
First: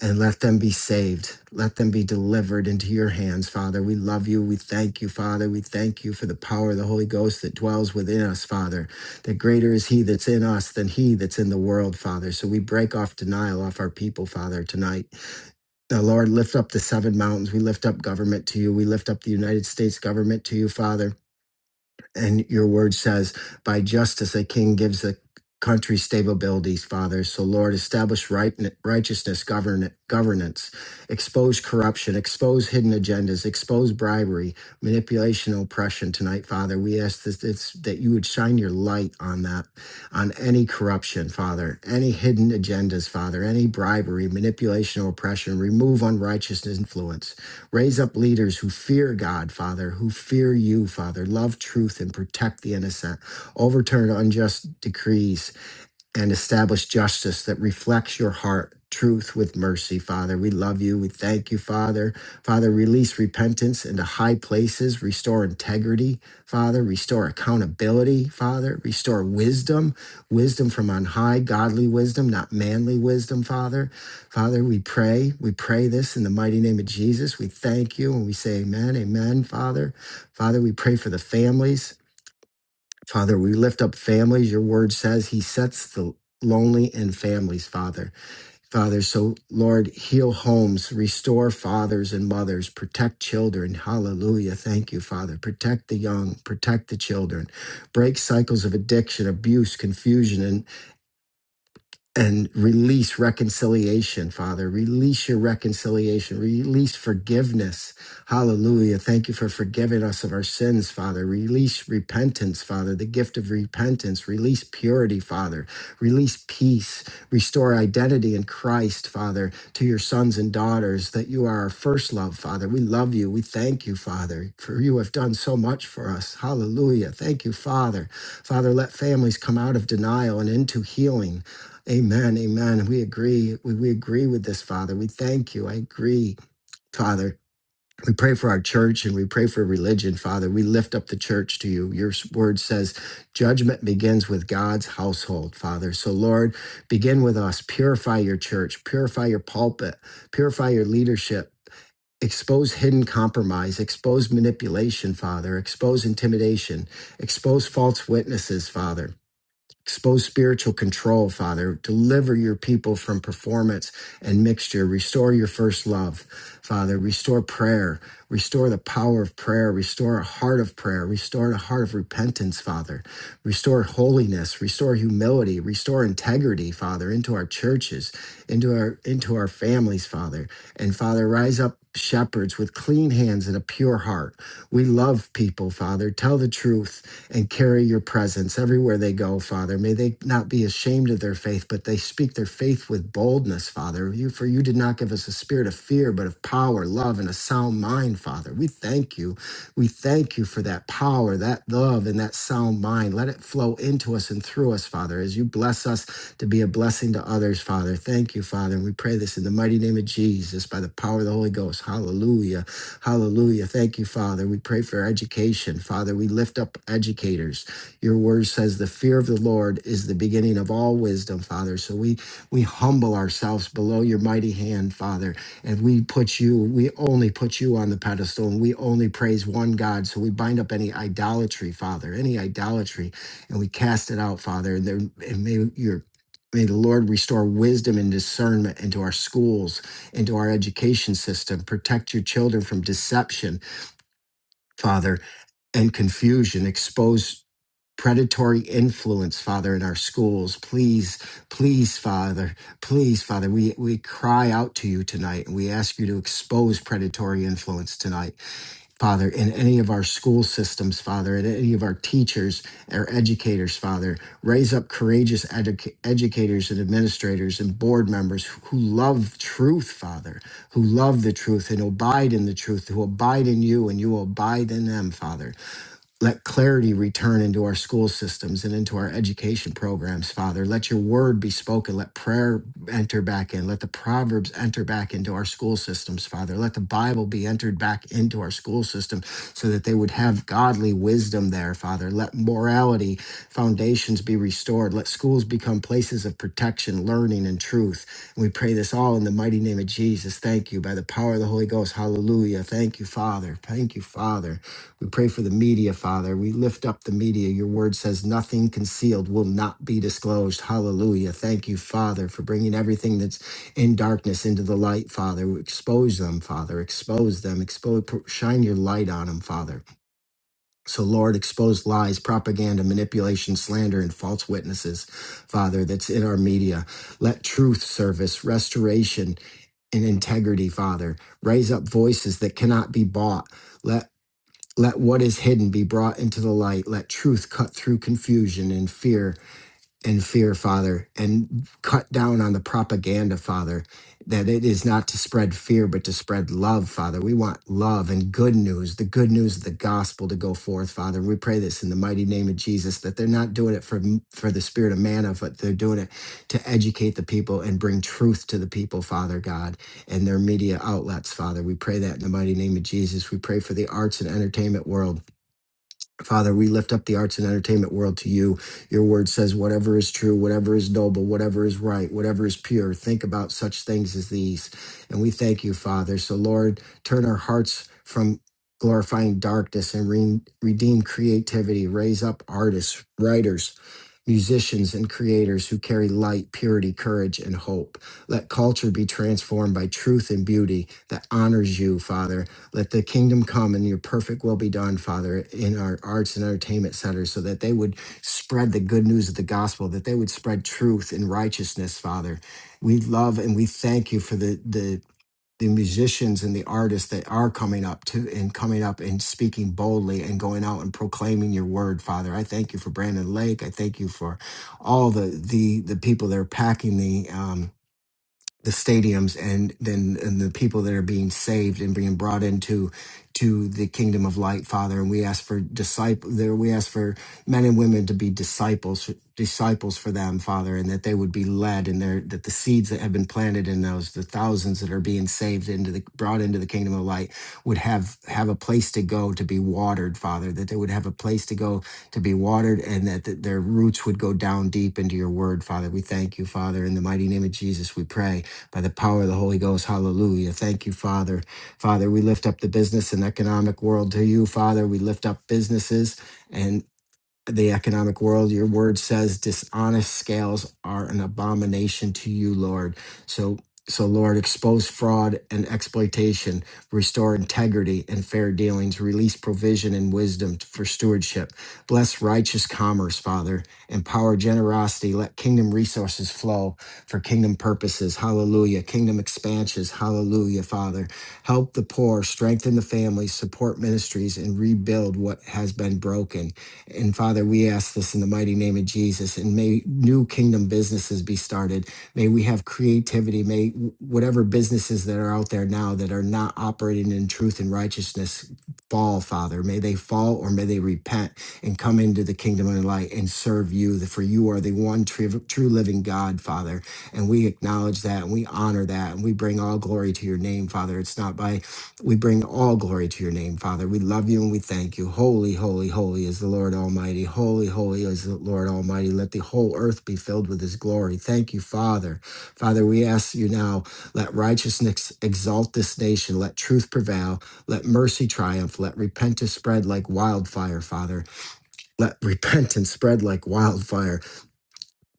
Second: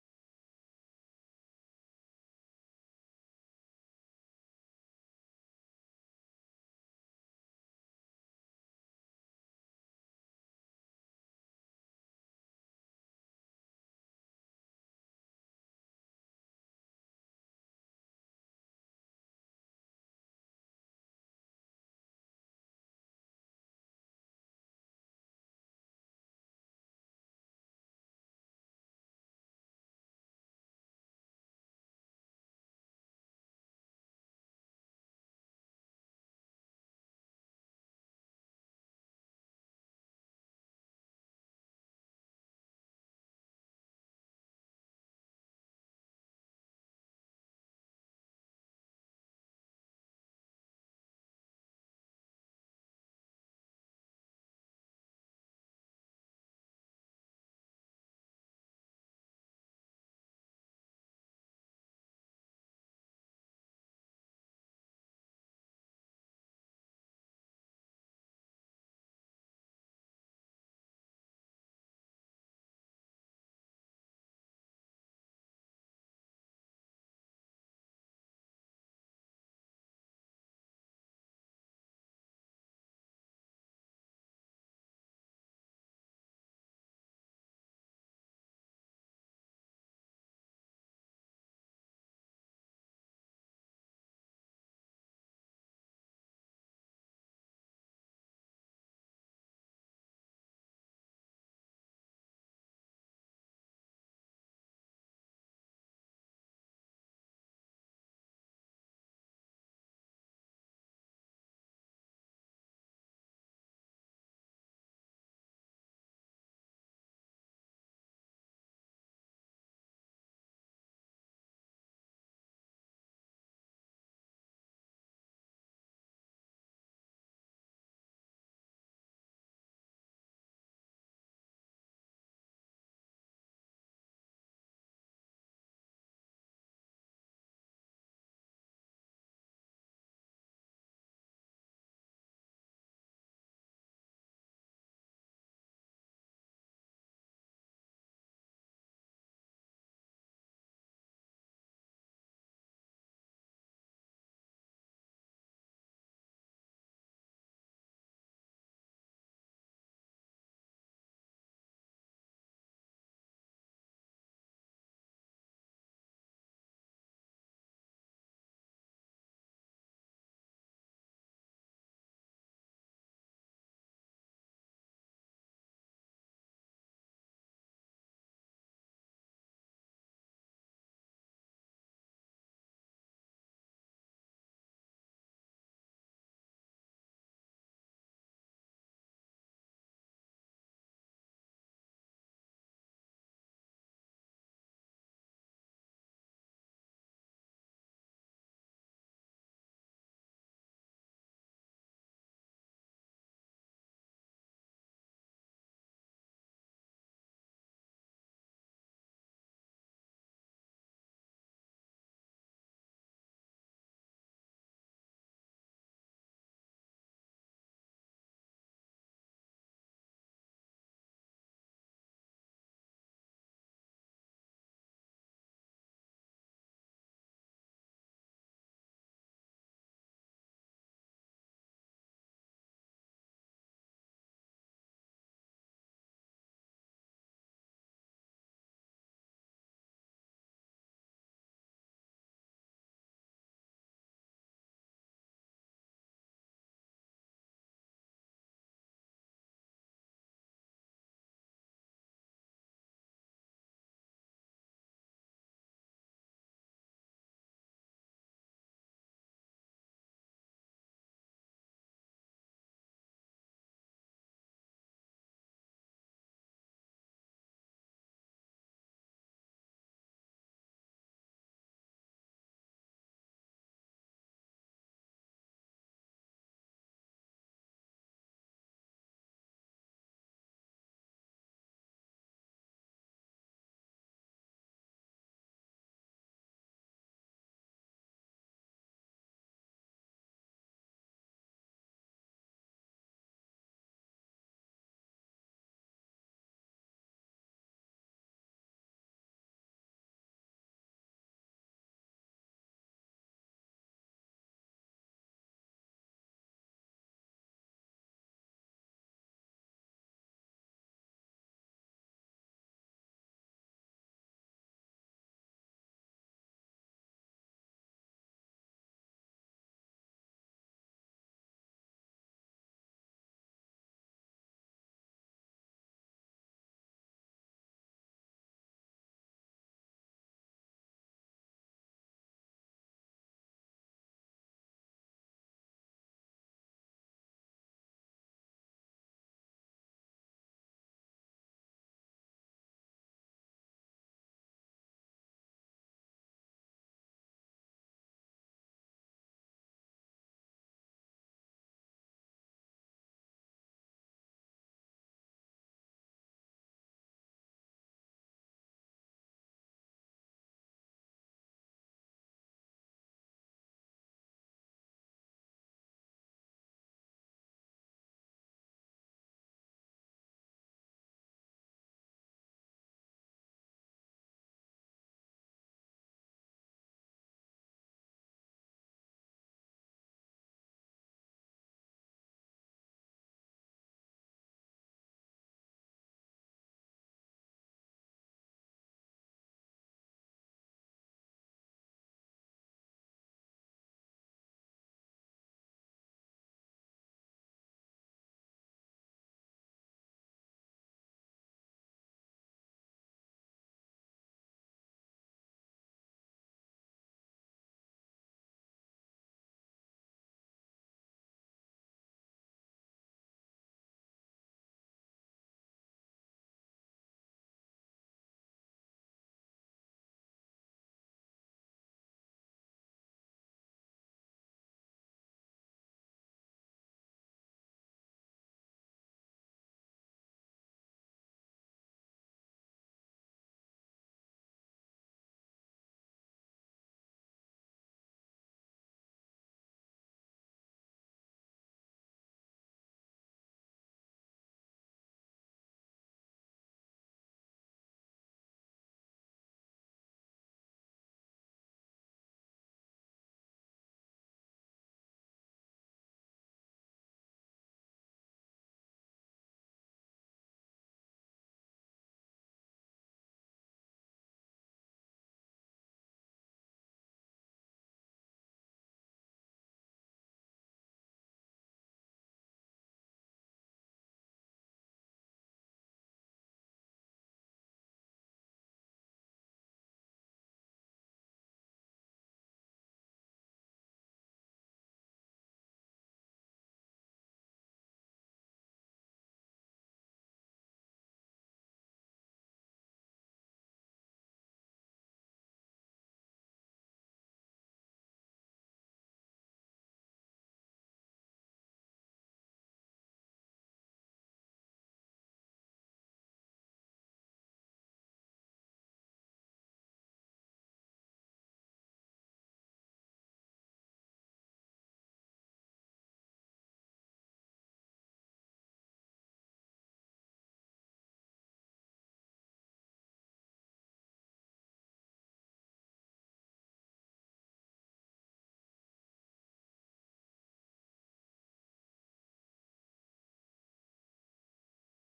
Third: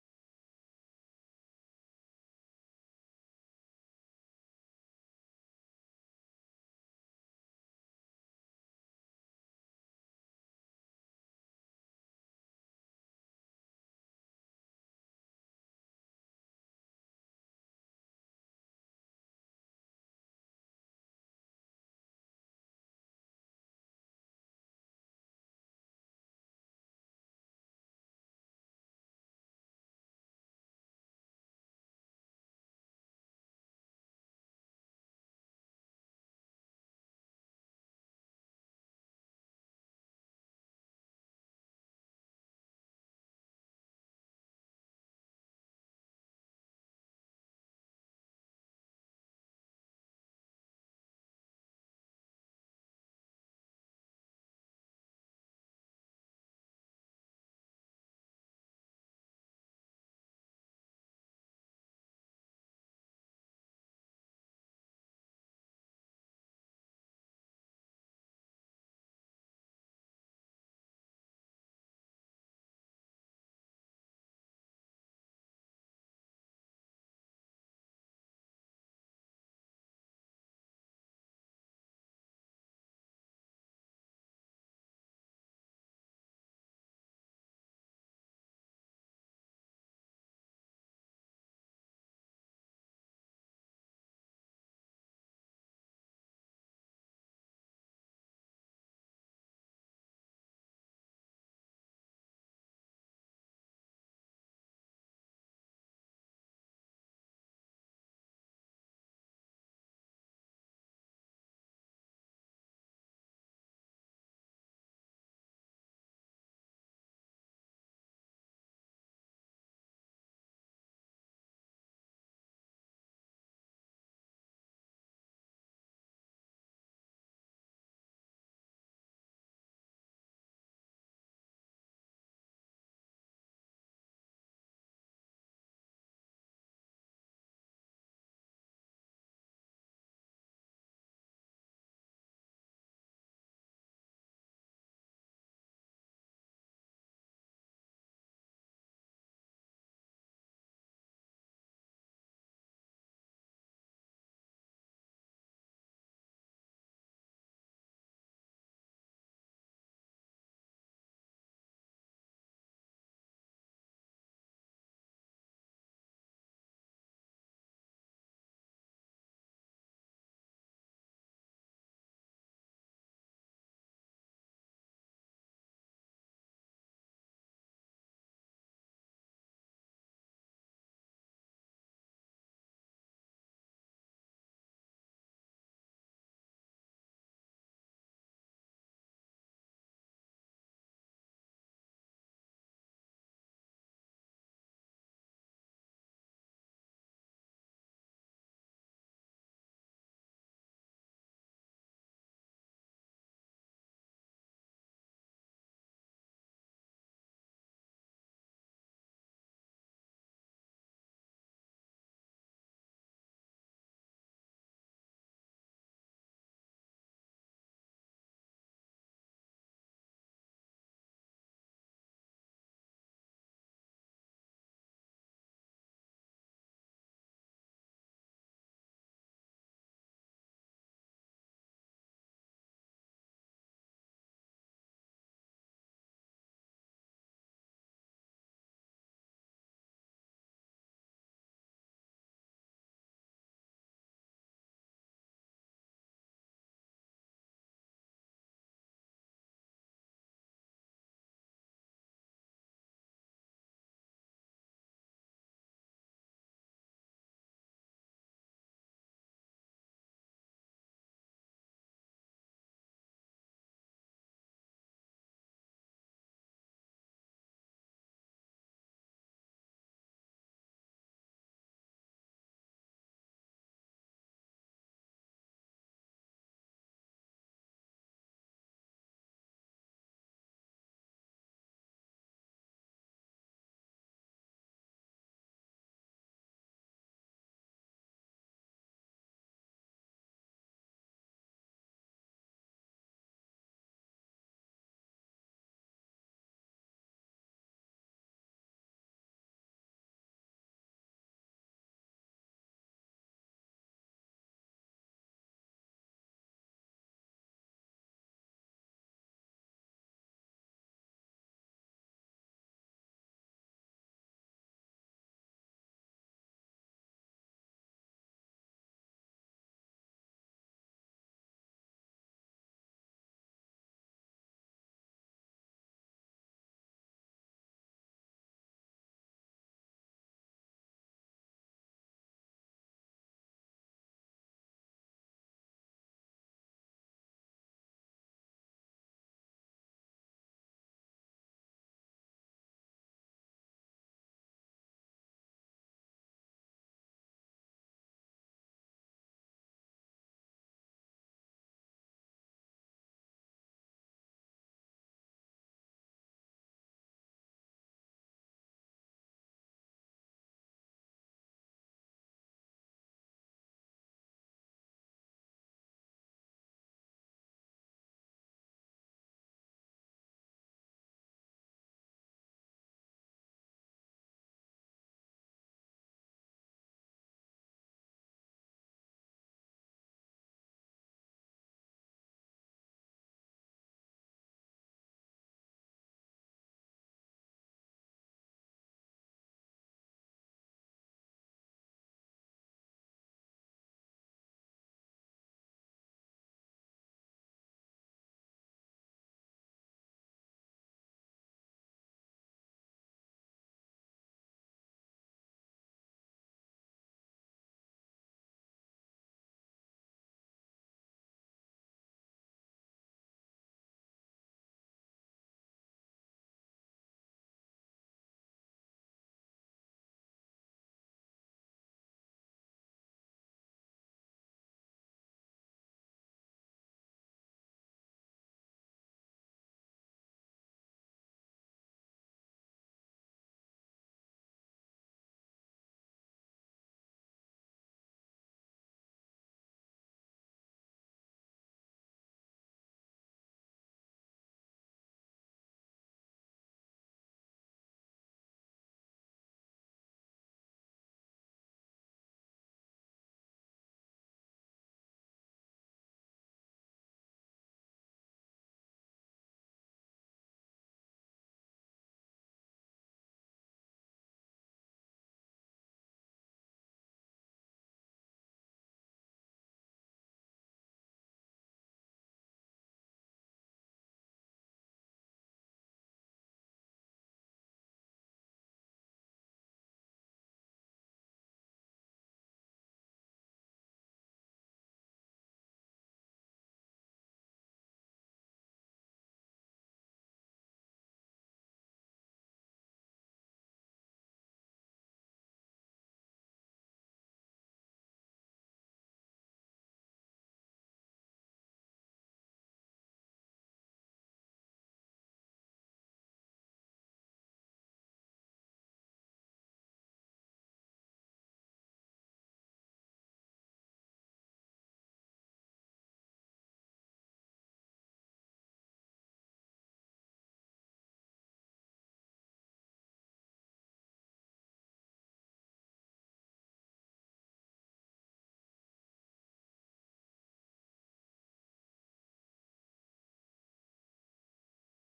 B: and let them be saved. Let them be delivered into your hands, Father. We love you. We thank you, Father. We thank you for the power of the Holy Ghost that dwells within us, Father. That greater is He that's in us than He that's in the world, Father. So we break off denial off our people, Father, tonight. Now, Lord, lift up the seven mountains. We lift up government to you. We lift up the United States government to you, Father. And your word says, by justice, a king gives a country stabilities, Father. So, Lord, establish right, righteousness govern, governance, expose corruption, expose hidden agendas, expose bribery, manipulation, oppression tonight, Father. We ask that, it's, that you would shine your light on that, on any corruption, Father, any hidden agendas, Father, any bribery, manipulation, oppression. Remove unrighteousness influence. Raise up leaders who fear God, Father, who fear you, Father, love truth and protect the innocent, overturn unjust decrees and establish justice that reflects your heart, truth with mercy, Father. We love you. We thank you, Father. Father, release repentance into high places, restore integrity, Father, restore accountability, Father, restore wisdom, wisdom from on high, godly wisdom, not manly wisdom, Father. Father, we pray, we pray this in the mighty name of Jesus. We thank you and we say amen, amen, Father. Father, we pray for the families. Father, we lift up families. Your word says he sets the lonely in families, Father. Father, so Lord, heal homes, restore fathers and mothers, protect children. Hallelujah. Thank you, Father. Protect the young, protect the children. Break cycles of addiction, abuse, confusion, and and release reconciliation, Father. Release your reconciliation. Release forgiveness. Hallelujah. Thank you for forgiving us of our sins, Father. Release repentance, Father, the gift of repentance. Release purity, Father. Release peace. Restore identity in Christ, Father, to your sons and daughters that you are our first love, Father. We love you. We thank you, Father, for you have done so much for us. Hallelujah. Thank you, Father. Father, let families come out of denial and into healing. Amen. Amen. We agree. We, we agree with this, Father. We thank you. I agree, Father. We pray for our church and we pray for religion, Father. We lift up the church to you. Your word says judgment begins with God's household, Father. So, Lord, begin with us. Purify your church, purify your pulpit, purify your leadership. Expose hidden compromise, expose manipulation, Father, expose intimidation, expose false witnesses, Father. Expose spiritual control, Father. Deliver your people from performance and mixture. Restore your first love, Father. Restore prayer. Restore the power of prayer. Restore a heart of prayer. Restore a heart of repentance, Father. Restore holiness, restore humility, restore integrity, Father, into our churches, into our into our families, Father. And Father, rise up shepherds with clean hands and a pure heart. We love people, Father. Tell the truth and carry your presence everywhere they go, Father. May they not be ashamed of their faith, but they speak their faith with boldness, Father. You for you did not give us a spirit of fear, but of power, love, and a sound mind mind, Father. We thank you. We thank you for that power, that love, and that sound mind. Let it flow into us and through us, Father, as you bless us to be a blessing to others, Father. Thank you, Father. And we pray this in the mighty name of Jesus by the power of the Holy Ghost. Hallelujah. Hallelujah. Thank you, Father. We pray for education, Father. We lift up educators. Your word says the fear of the Lord is the beginning of all wisdom, Father. So we we humble ourselves below your mighty hand, Father and we put you we only put you on the pedestal and we only praise one god so we bind up any idolatry father any idolatry and we cast it out father and, there, and may your may the lord restore wisdom and discernment into our schools into our education system protect your children from deception father and confusion expose predatory influence, Father, in our schools. Please, please, Father, please, Father, we, we cry out to you tonight and we ask you to expose predatory influence tonight, Father, in any of our school systems, Father, in any of our teachers, our educators, Father. Raise up courageous educa- educators and administrators and board members who love truth, Father, who love the truth and abide in the truth, who abide in you and you abide in them, Father. Let clarity return into our school systems and into our education programs, Father. Let your word be spoken. Let prayer enter back in. Let the Proverbs enter back into our school systems, Father. Let the Bible be entered back into our school system so that they would have godly wisdom there, Father. Let morality foundations be restored restored. Let schools become places of protection, learning, and truth. And we pray this all in the mighty name of Jesus. Thank you. By the power of the Holy Ghost. Hallelujah. Thank you, Father. Thank you, Father. We pray for the media, Father. We lift up the media. Your word says nothing concealed will not be disclosed. Hallelujah. Thank you, Father, for bringing everything that's in darkness into the light, Father. Expose them, Father. Expose them. Expose, shine your light on them, Father. So, Lord, expose lies, propaganda, manipulation, slander, and false witnesses, Father, that's in our media. Let truth service, restoration, and integrity, Father. Raise up voices that cannot be bought. Let let what is hidden be brought into the light. Let truth cut through confusion and fear and fear, Father, and cut down on the propaganda, Father, that it is not to spread fear, but to spread love, Father. We want love and good news, the good news of the gospel to go forth, Father. We pray this in the mighty name of Jesus, that they're not doing it for, for the spirit of manna, but they're doing it to educate the people and bring truth to the people, Father God, and their media outlets, Father. We pray that in the mighty name of Jesus. We pray for the arts and entertainment world Father, we lift up the arts and entertainment world to you. Your word says, whatever is true, whatever is noble, whatever is right, whatever is pure, think about such things as these. And we thank you, Father. So, Lord, turn our hearts from glorifying darkness and re- redeem creativity. Raise up artists, writers, musicians, and creators who carry light, purity, courage, and hope. Let culture be transformed by truth and beauty that honors you, Father. Let the kingdom come and your perfect will be done, Father, in our arts and entertainment centers, so that they would spread the good news of the gospel, that they would spread truth and righteousness, Father. We love and we thank you for the the the musicians and the artists that are coming up to and coming up and speaking boldly and going out and proclaiming your word, Father. I thank you for Brandon Lake. I thank you for all the the the people that are packing the um the stadiums and then and the people that are being saved and being brought into to the kingdom of light father and we ask for disciple there we ask for men and women to be disciples disciples for them father and that they would be led and their that the seeds that have been planted in those the thousands that are being saved into the brought into the kingdom of light would have have a place to go to be watered father that they would have a place to go to be watered and that th- their roots would go down deep into your word father we thank you father in the mighty name of jesus we pray by the power of the Holy Ghost. Hallelujah. Thank you, Father. Father, we lift up the business and economic world to you, Father. We lift up businesses the economic world. Your word says dishonest scales are an abomination to you, Lord. So so Lord, expose fraud and exploitation, restore integrity and fair dealings, release provision and wisdom for stewardship. Bless righteous commerce, Father, empower generosity, let kingdom resources flow for kingdom purposes. Hallelujah. Kingdom expansions. Hallelujah, Father. Help the poor, strengthen the families, support ministries and rebuild what has been broken. And Father, we ask this in the mighty name of Jesus. And may new kingdom businesses be started. May we have creativity. May whatever businesses that are out there now that are not operating in truth and righteousness fall, Father. May they fall or may they repent and come into the kingdom of light and serve you. For you are the one true, true living God, Father. And we acknowledge that and we honor that and we bring all glory to your name, Father. It's not by we bring all glory to your name, Father. We love you and we thank you. Holy, holy, holy is the Lord Almighty. Holy, holy is the Lord Almighty. Let the whole earth be filled with his glory. Thank you, Father. Father, we ask you now, let righteousness exalt this nation. Let truth prevail. Let mercy triumph. Let repentance spread like wildfire, Father. Let repentance spread like wildfire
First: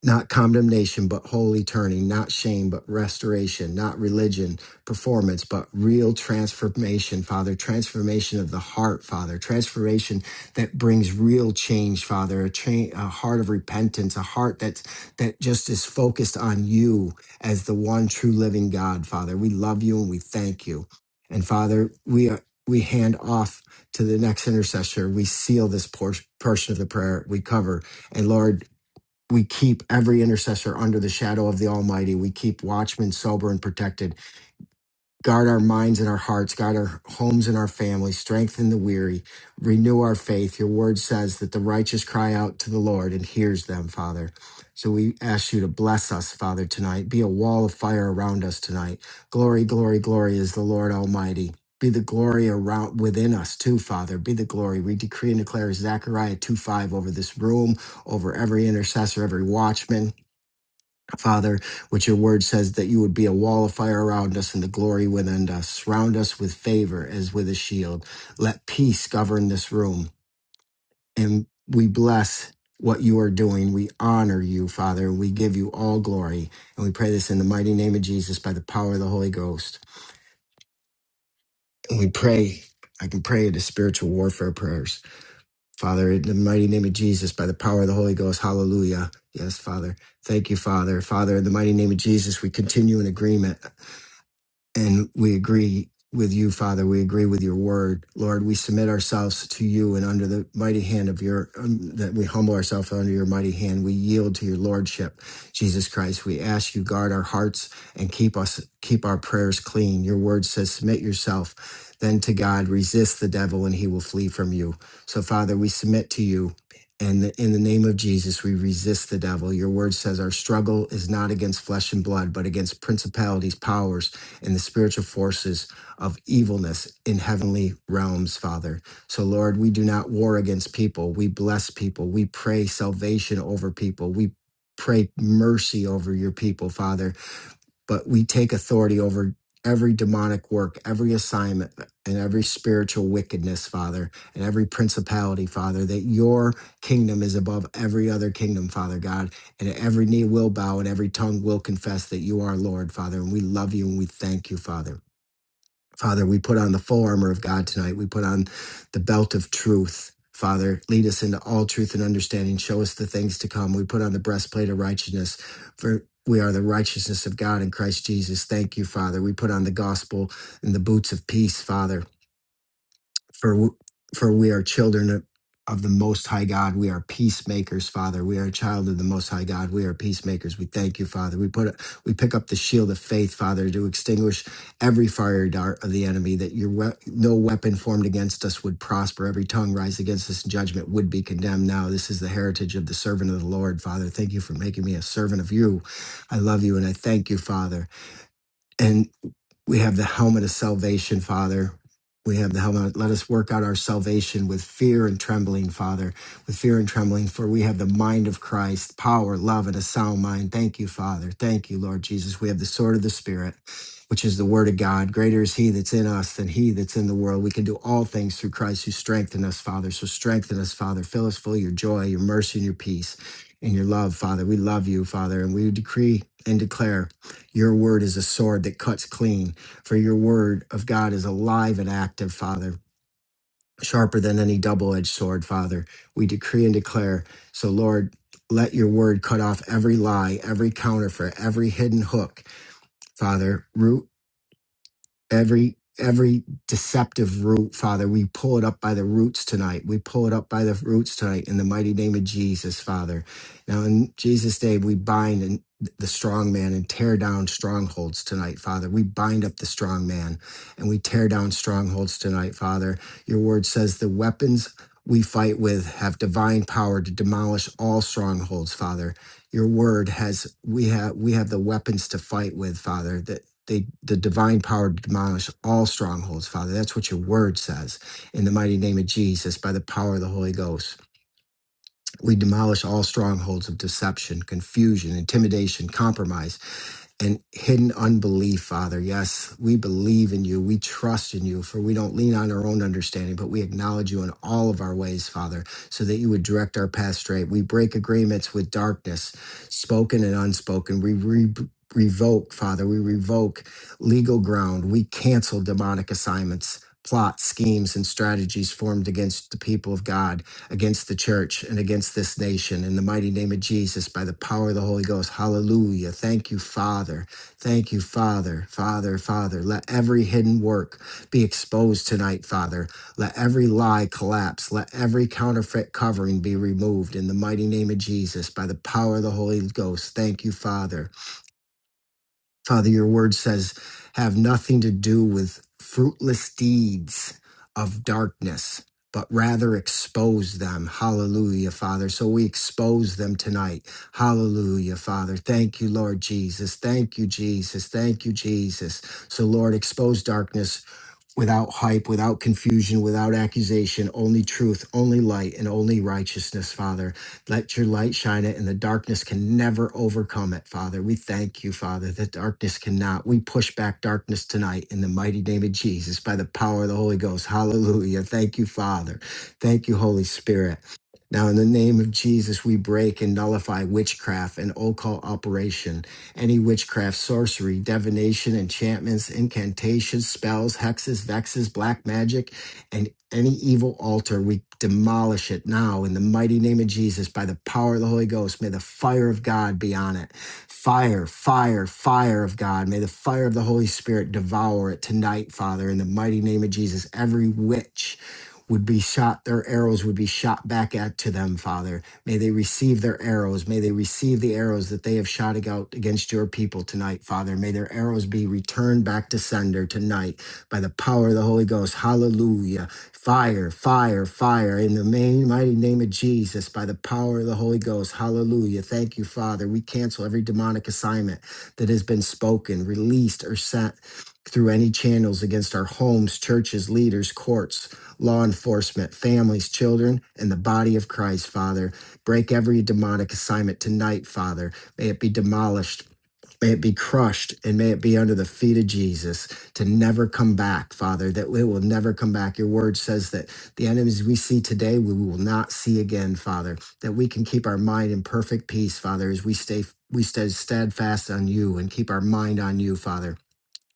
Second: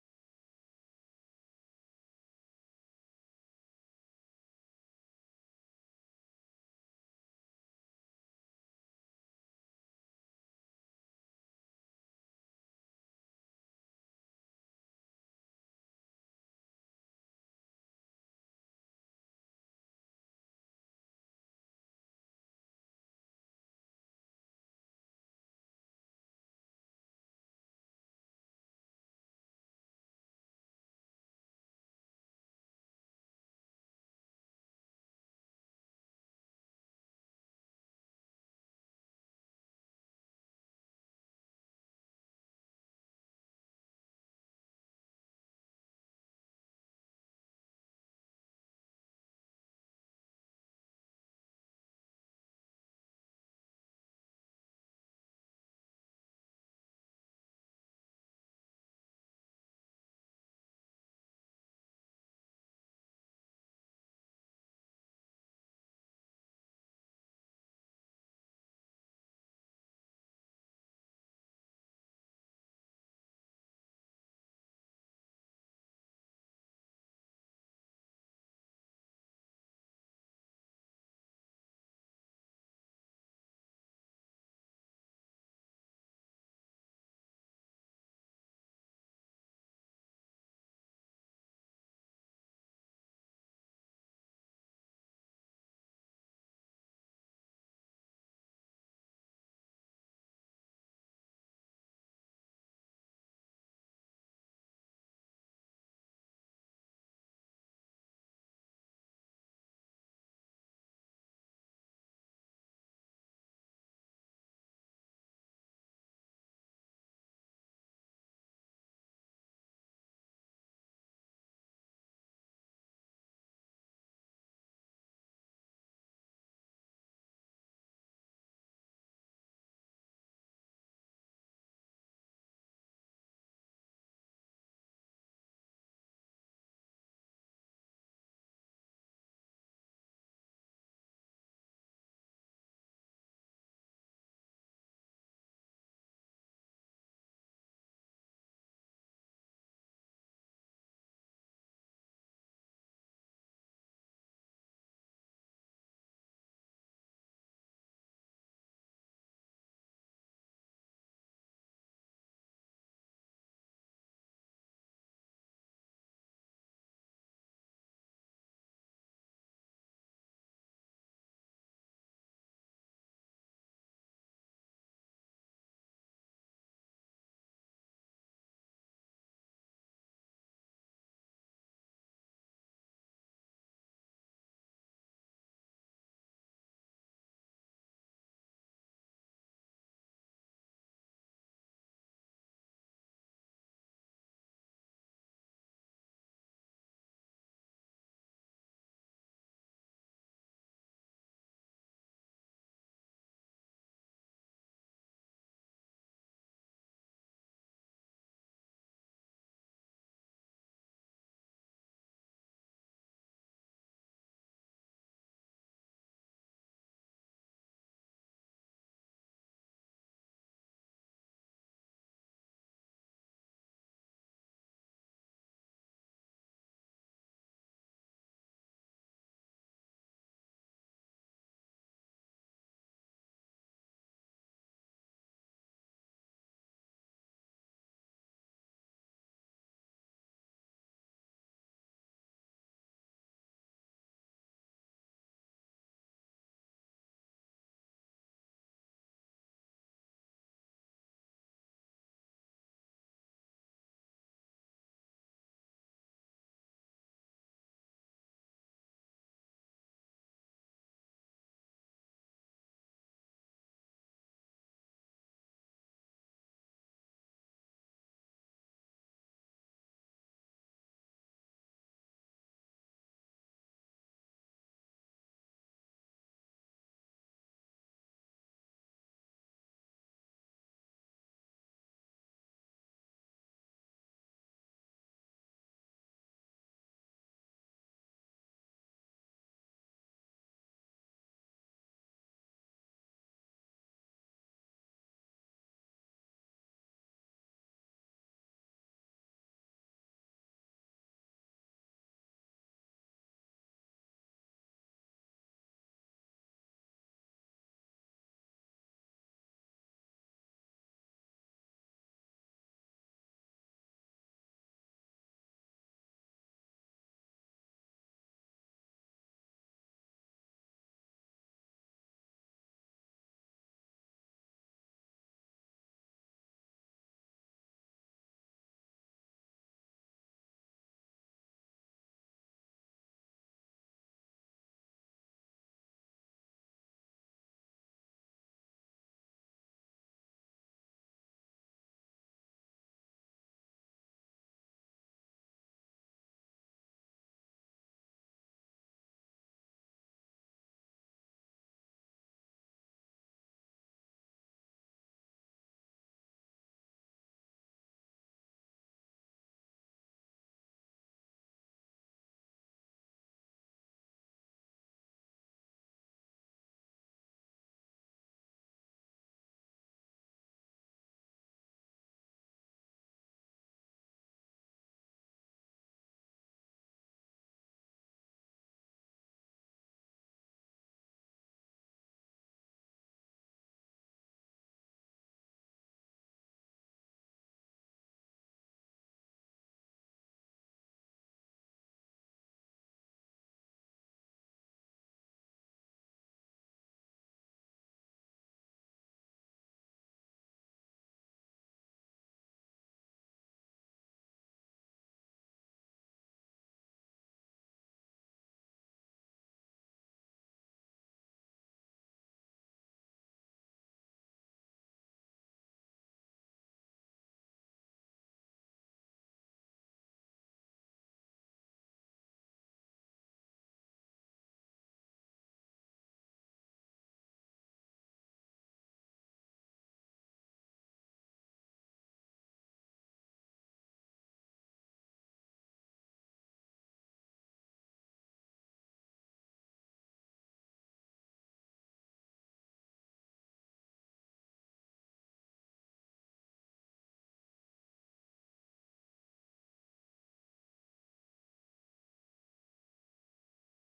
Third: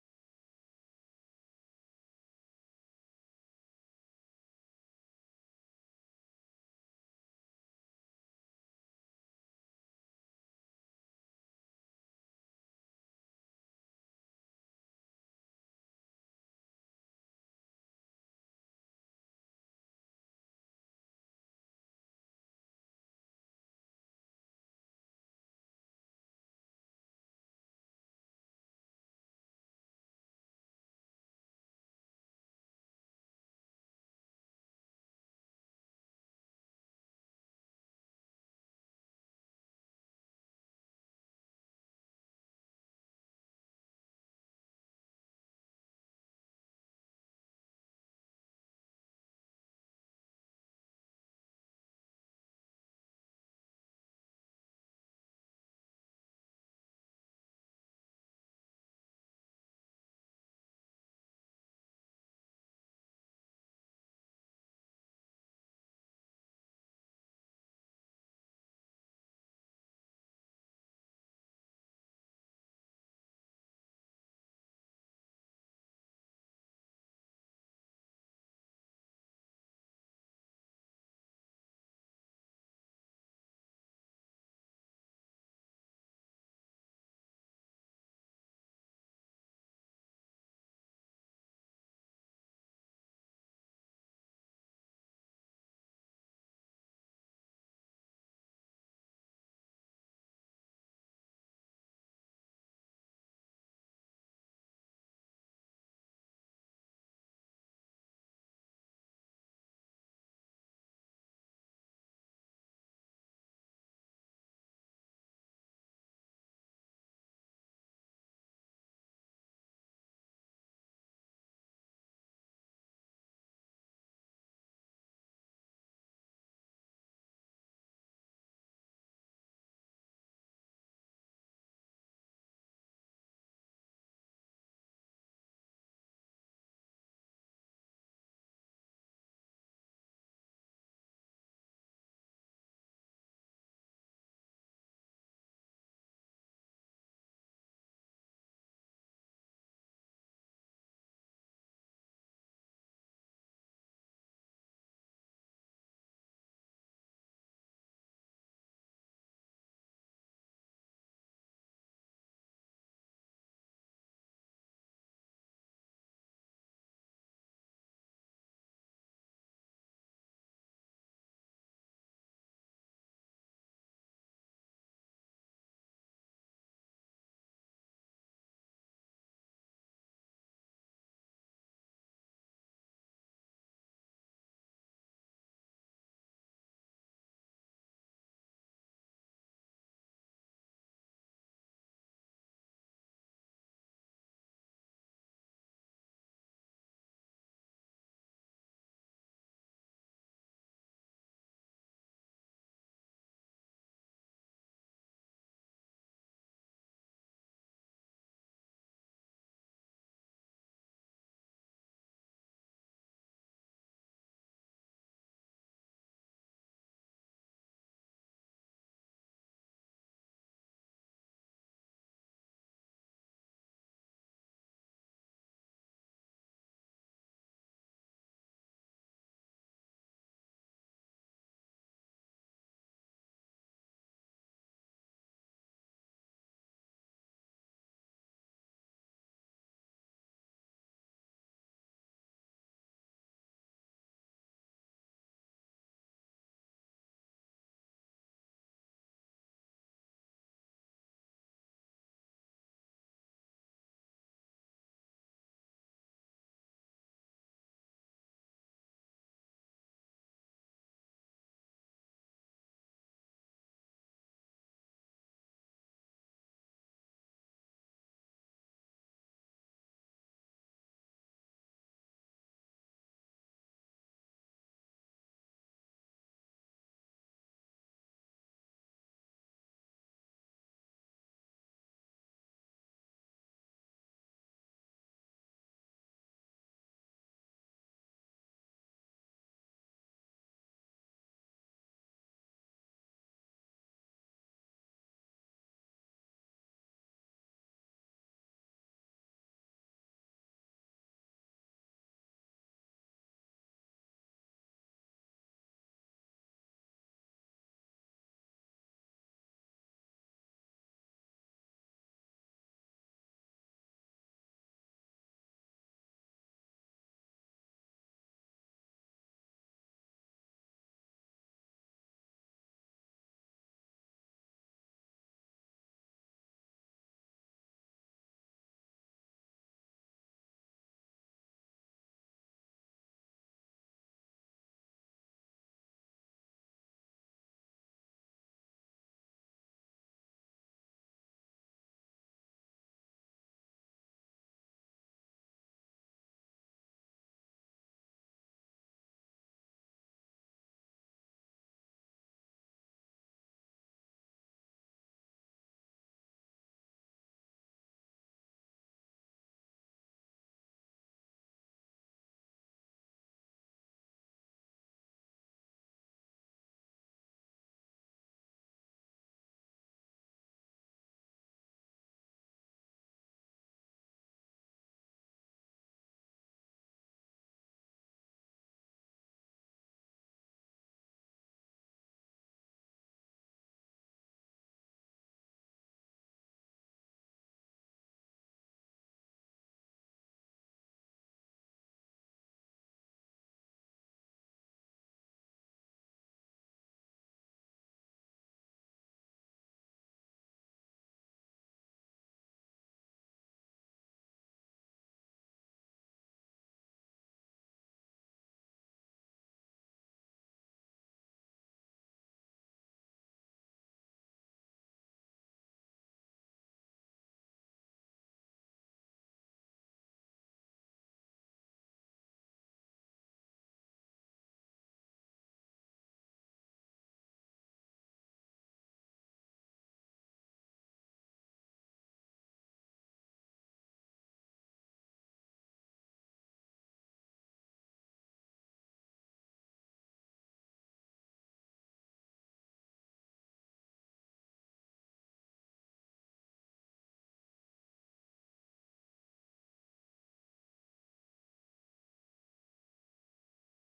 B: not condemnation, but holy turning, not shame, but restoration, not religion, performance, but real transformation, Father, transformation of the heart, Father, transformation that brings real change, Father, a, cha- a heart of repentance, a heart that's, that just is focused on you as the one true living God, Father. We love you and we thank you. And Father, we are, we hand off to the the next intercessor. We We seal this por- portion of the prayer. we cover and Lord we keep every intercessor under the shadow of the Almighty. We keep watchmen sober and protected. Guard our minds and our hearts, guard our homes and our families, strengthen the weary, renew our faith. Your word says that the righteous cry out to the Lord and hears them, Father. So we ask you to bless us, Father, tonight. Be a wall of fire around us tonight. Glory, glory, glory is the Lord Almighty. Be the glory around within us too, Father. Be the glory. We decree and declare Zechariah 2 5 over this room, over every intercessor, every watchman Father, which your word says that you would be a wall of fire around us and the glory within us. Surround us with favor as with a shield. Let peace govern this room. And we bless what you are doing. We honor you, Father. We give you all glory. And we pray this in the mighty name of Jesus by the power of the Holy Ghost. And we pray, I can pray the spiritual warfare prayers. Father, in the mighty name of Jesus, by the power of the Holy Ghost, hallelujah. Yes, Father. Thank you, Father. Father, in the mighty name of Jesus, we continue in agreement. And we agree with you, Father. We agree with your word. Lord, we submit ourselves to you and under the mighty hand of your, um, that we humble ourselves under your mighty hand. We yield to your lordship, Jesus Christ. We ask you, guard our hearts and keep us, keep our prayers clean. Your word says, submit yourself then to God, resist the devil, and he will flee from you. So, Father, we submit to you. And in the name of Jesus, we resist the devil. Your word says our struggle is not against flesh and blood, but against principalities, powers, and the spiritual forces of evilness in heavenly realms, Father. So, Lord, we do not war against people. We bless people. We pray salvation over people. We Pray mercy over your people, Father but we take authority over every demonic work, every assignment, and every spiritual wickedness, Father, and every principality, Father, that your kingdom is above every other kingdom, Father God, and every knee will bow and every tongue will confess that you are Lord, Father, and we love you and we thank you, Father. Father, we put on the full armor of God tonight. We put on the belt of truth. Father, lead us into all truth and understanding. Show us the things to come. We put on the breastplate of righteousness. For we are the righteousness of God in Christ Jesus. Thank you, Father. We put on the gospel and the boots of peace, Father for w- for we are children of of the most high god we are peacemakers father we are a child of the most high god we are peacemakers we thank you father we put a, we pick up the shield of faith father to extinguish every fire dart of the enemy that your we- no weapon formed against us would prosper every tongue rise against us in judgment would be condemned now this is the heritage of the servant of the lord father thank you for making me a servant of you i love you and i thank you father and we have the helmet of salvation, Father. We have the helmet. Let us work out our salvation with fear and trembling, Father, with fear and trembling, for we have the mind of Christ, power, love, and a sound mind. Thank you, Father. Thank you, Lord Jesus. We have the sword of the Spirit, which is the word of God. Greater is he that's in us than he that's in the world. We can do all things through Christ who strengthen us, Father. So strengthen us, Father. Fill us full of your joy, your mercy, and your peace, and your love, Father. We love you, Father, and we decree and declare your word is a sword that cuts clean, for your word of God is alive and active, Father, sharper than any double edged sword, Father. We decree and declare. So, Lord, let your word cut off every lie, every counterfeit, every hidden hook, Father. Root every every deceptive root father we pull it up by the roots tonight we pull it up by the roots tonight in the mighty name of jesus father now in jesus name we bind and the strong man and tear down strongholds tonight father we bind up the strong man and we tear down strongholds tonight father your word says the weapons we fight with have divine power to demolish all strongholds father your word has we have we have the weapons to fight with father they the divine power to demolish all strongholds, Father. That's what your word says. In the mighty name of Jesus, by the power of the Holy Ghost, we demolish all strongholds of deception, confusion, intimidation, compromise and hidden unbelief, Father. Yes, we believe in you. We trust in you, for we don't lean on our own understanding, but we acknowledge you in all of our ways, Father, so that you would direct our path straight. We break agreements with darkness, spoken and unspoken. We re- revoke, Father, we revoke legal ground. We cancel demonic assignments. Plots, schemes, and strategies formed against the people of God against the church and against this nation. In the mighty name of Jesus, by the power of the Holy Ghost, hallelujah. Thank you, Father. Thank you, Father, Father, Father. Let every hidden work be exposed tonight, Father. Let every lie collapse. Let every counterfeit covering be removed in the mighty name of Jesus by the power of the Holy Ghost. Thank you, Father. Father, your word says, have nothing to do with fruitless deeds of darkness, but rather expose them. Hallelujah, Father. So we expose them tonight. Hallelujah, Father. Thank you, Lord Jesus. Thank you, Jesus. Thank you, Jesus. So, Lord, expose darkness without hype, without confusion, without accusation, only truth, only light, and only righteousness, Father. Let your light shine it, and the darkness can never overcome it, Father. We thank you, Father, that darkness cannot. We push back darkness tonight in the mighty name of Jesus by the power of the Holy Ghost. Hallelujah. Thank you, Father. Thank you, Holy Spirit. Now, in the name of Jesus, we break and nullify witchcraft and occult operation any witchcraft, sorcery, divination, enchantments, incantations, spells, hexes, vexes, black magic, and any evil altar, we demolish it now in the mighty name of Jesus by the power of the Holy Ghost. May the fire of God be on it. Fire, fire, fire of God. May the fire of the Holy Spirit devour it tonight, Father, in the mighty name of Jesus. Every witch would be shot, their arrows would be shot back at to them, Father. May they receive their arrows. May they receive the arrows that they have shot out against your people tonight, Father. May their arrows be returned back to sender tonight by the power of the Holy Ghost. Hallelujah. Fire, fire, fire in the main, mighty name of Jesus by the power of the Holy Ghost. Hallelujah. Thank you, Father. We cancel every demonic assignment that has been spoken, released, or sent through any channels against our homes, churches, leaders, courts law enforcement, families, children, and the body of Christ, Father. Break every demonic assignment tonight, Father. May it be demolished. May it be crushed and may it be under the feet of Jesus to never come back, Father, that it will never come back. Your word says that the enemies we see today, we will not see again, Father, that we can keep our mind in perfect peace, Father, as we stay. We stay steadfast on you and keep our mind on you, Father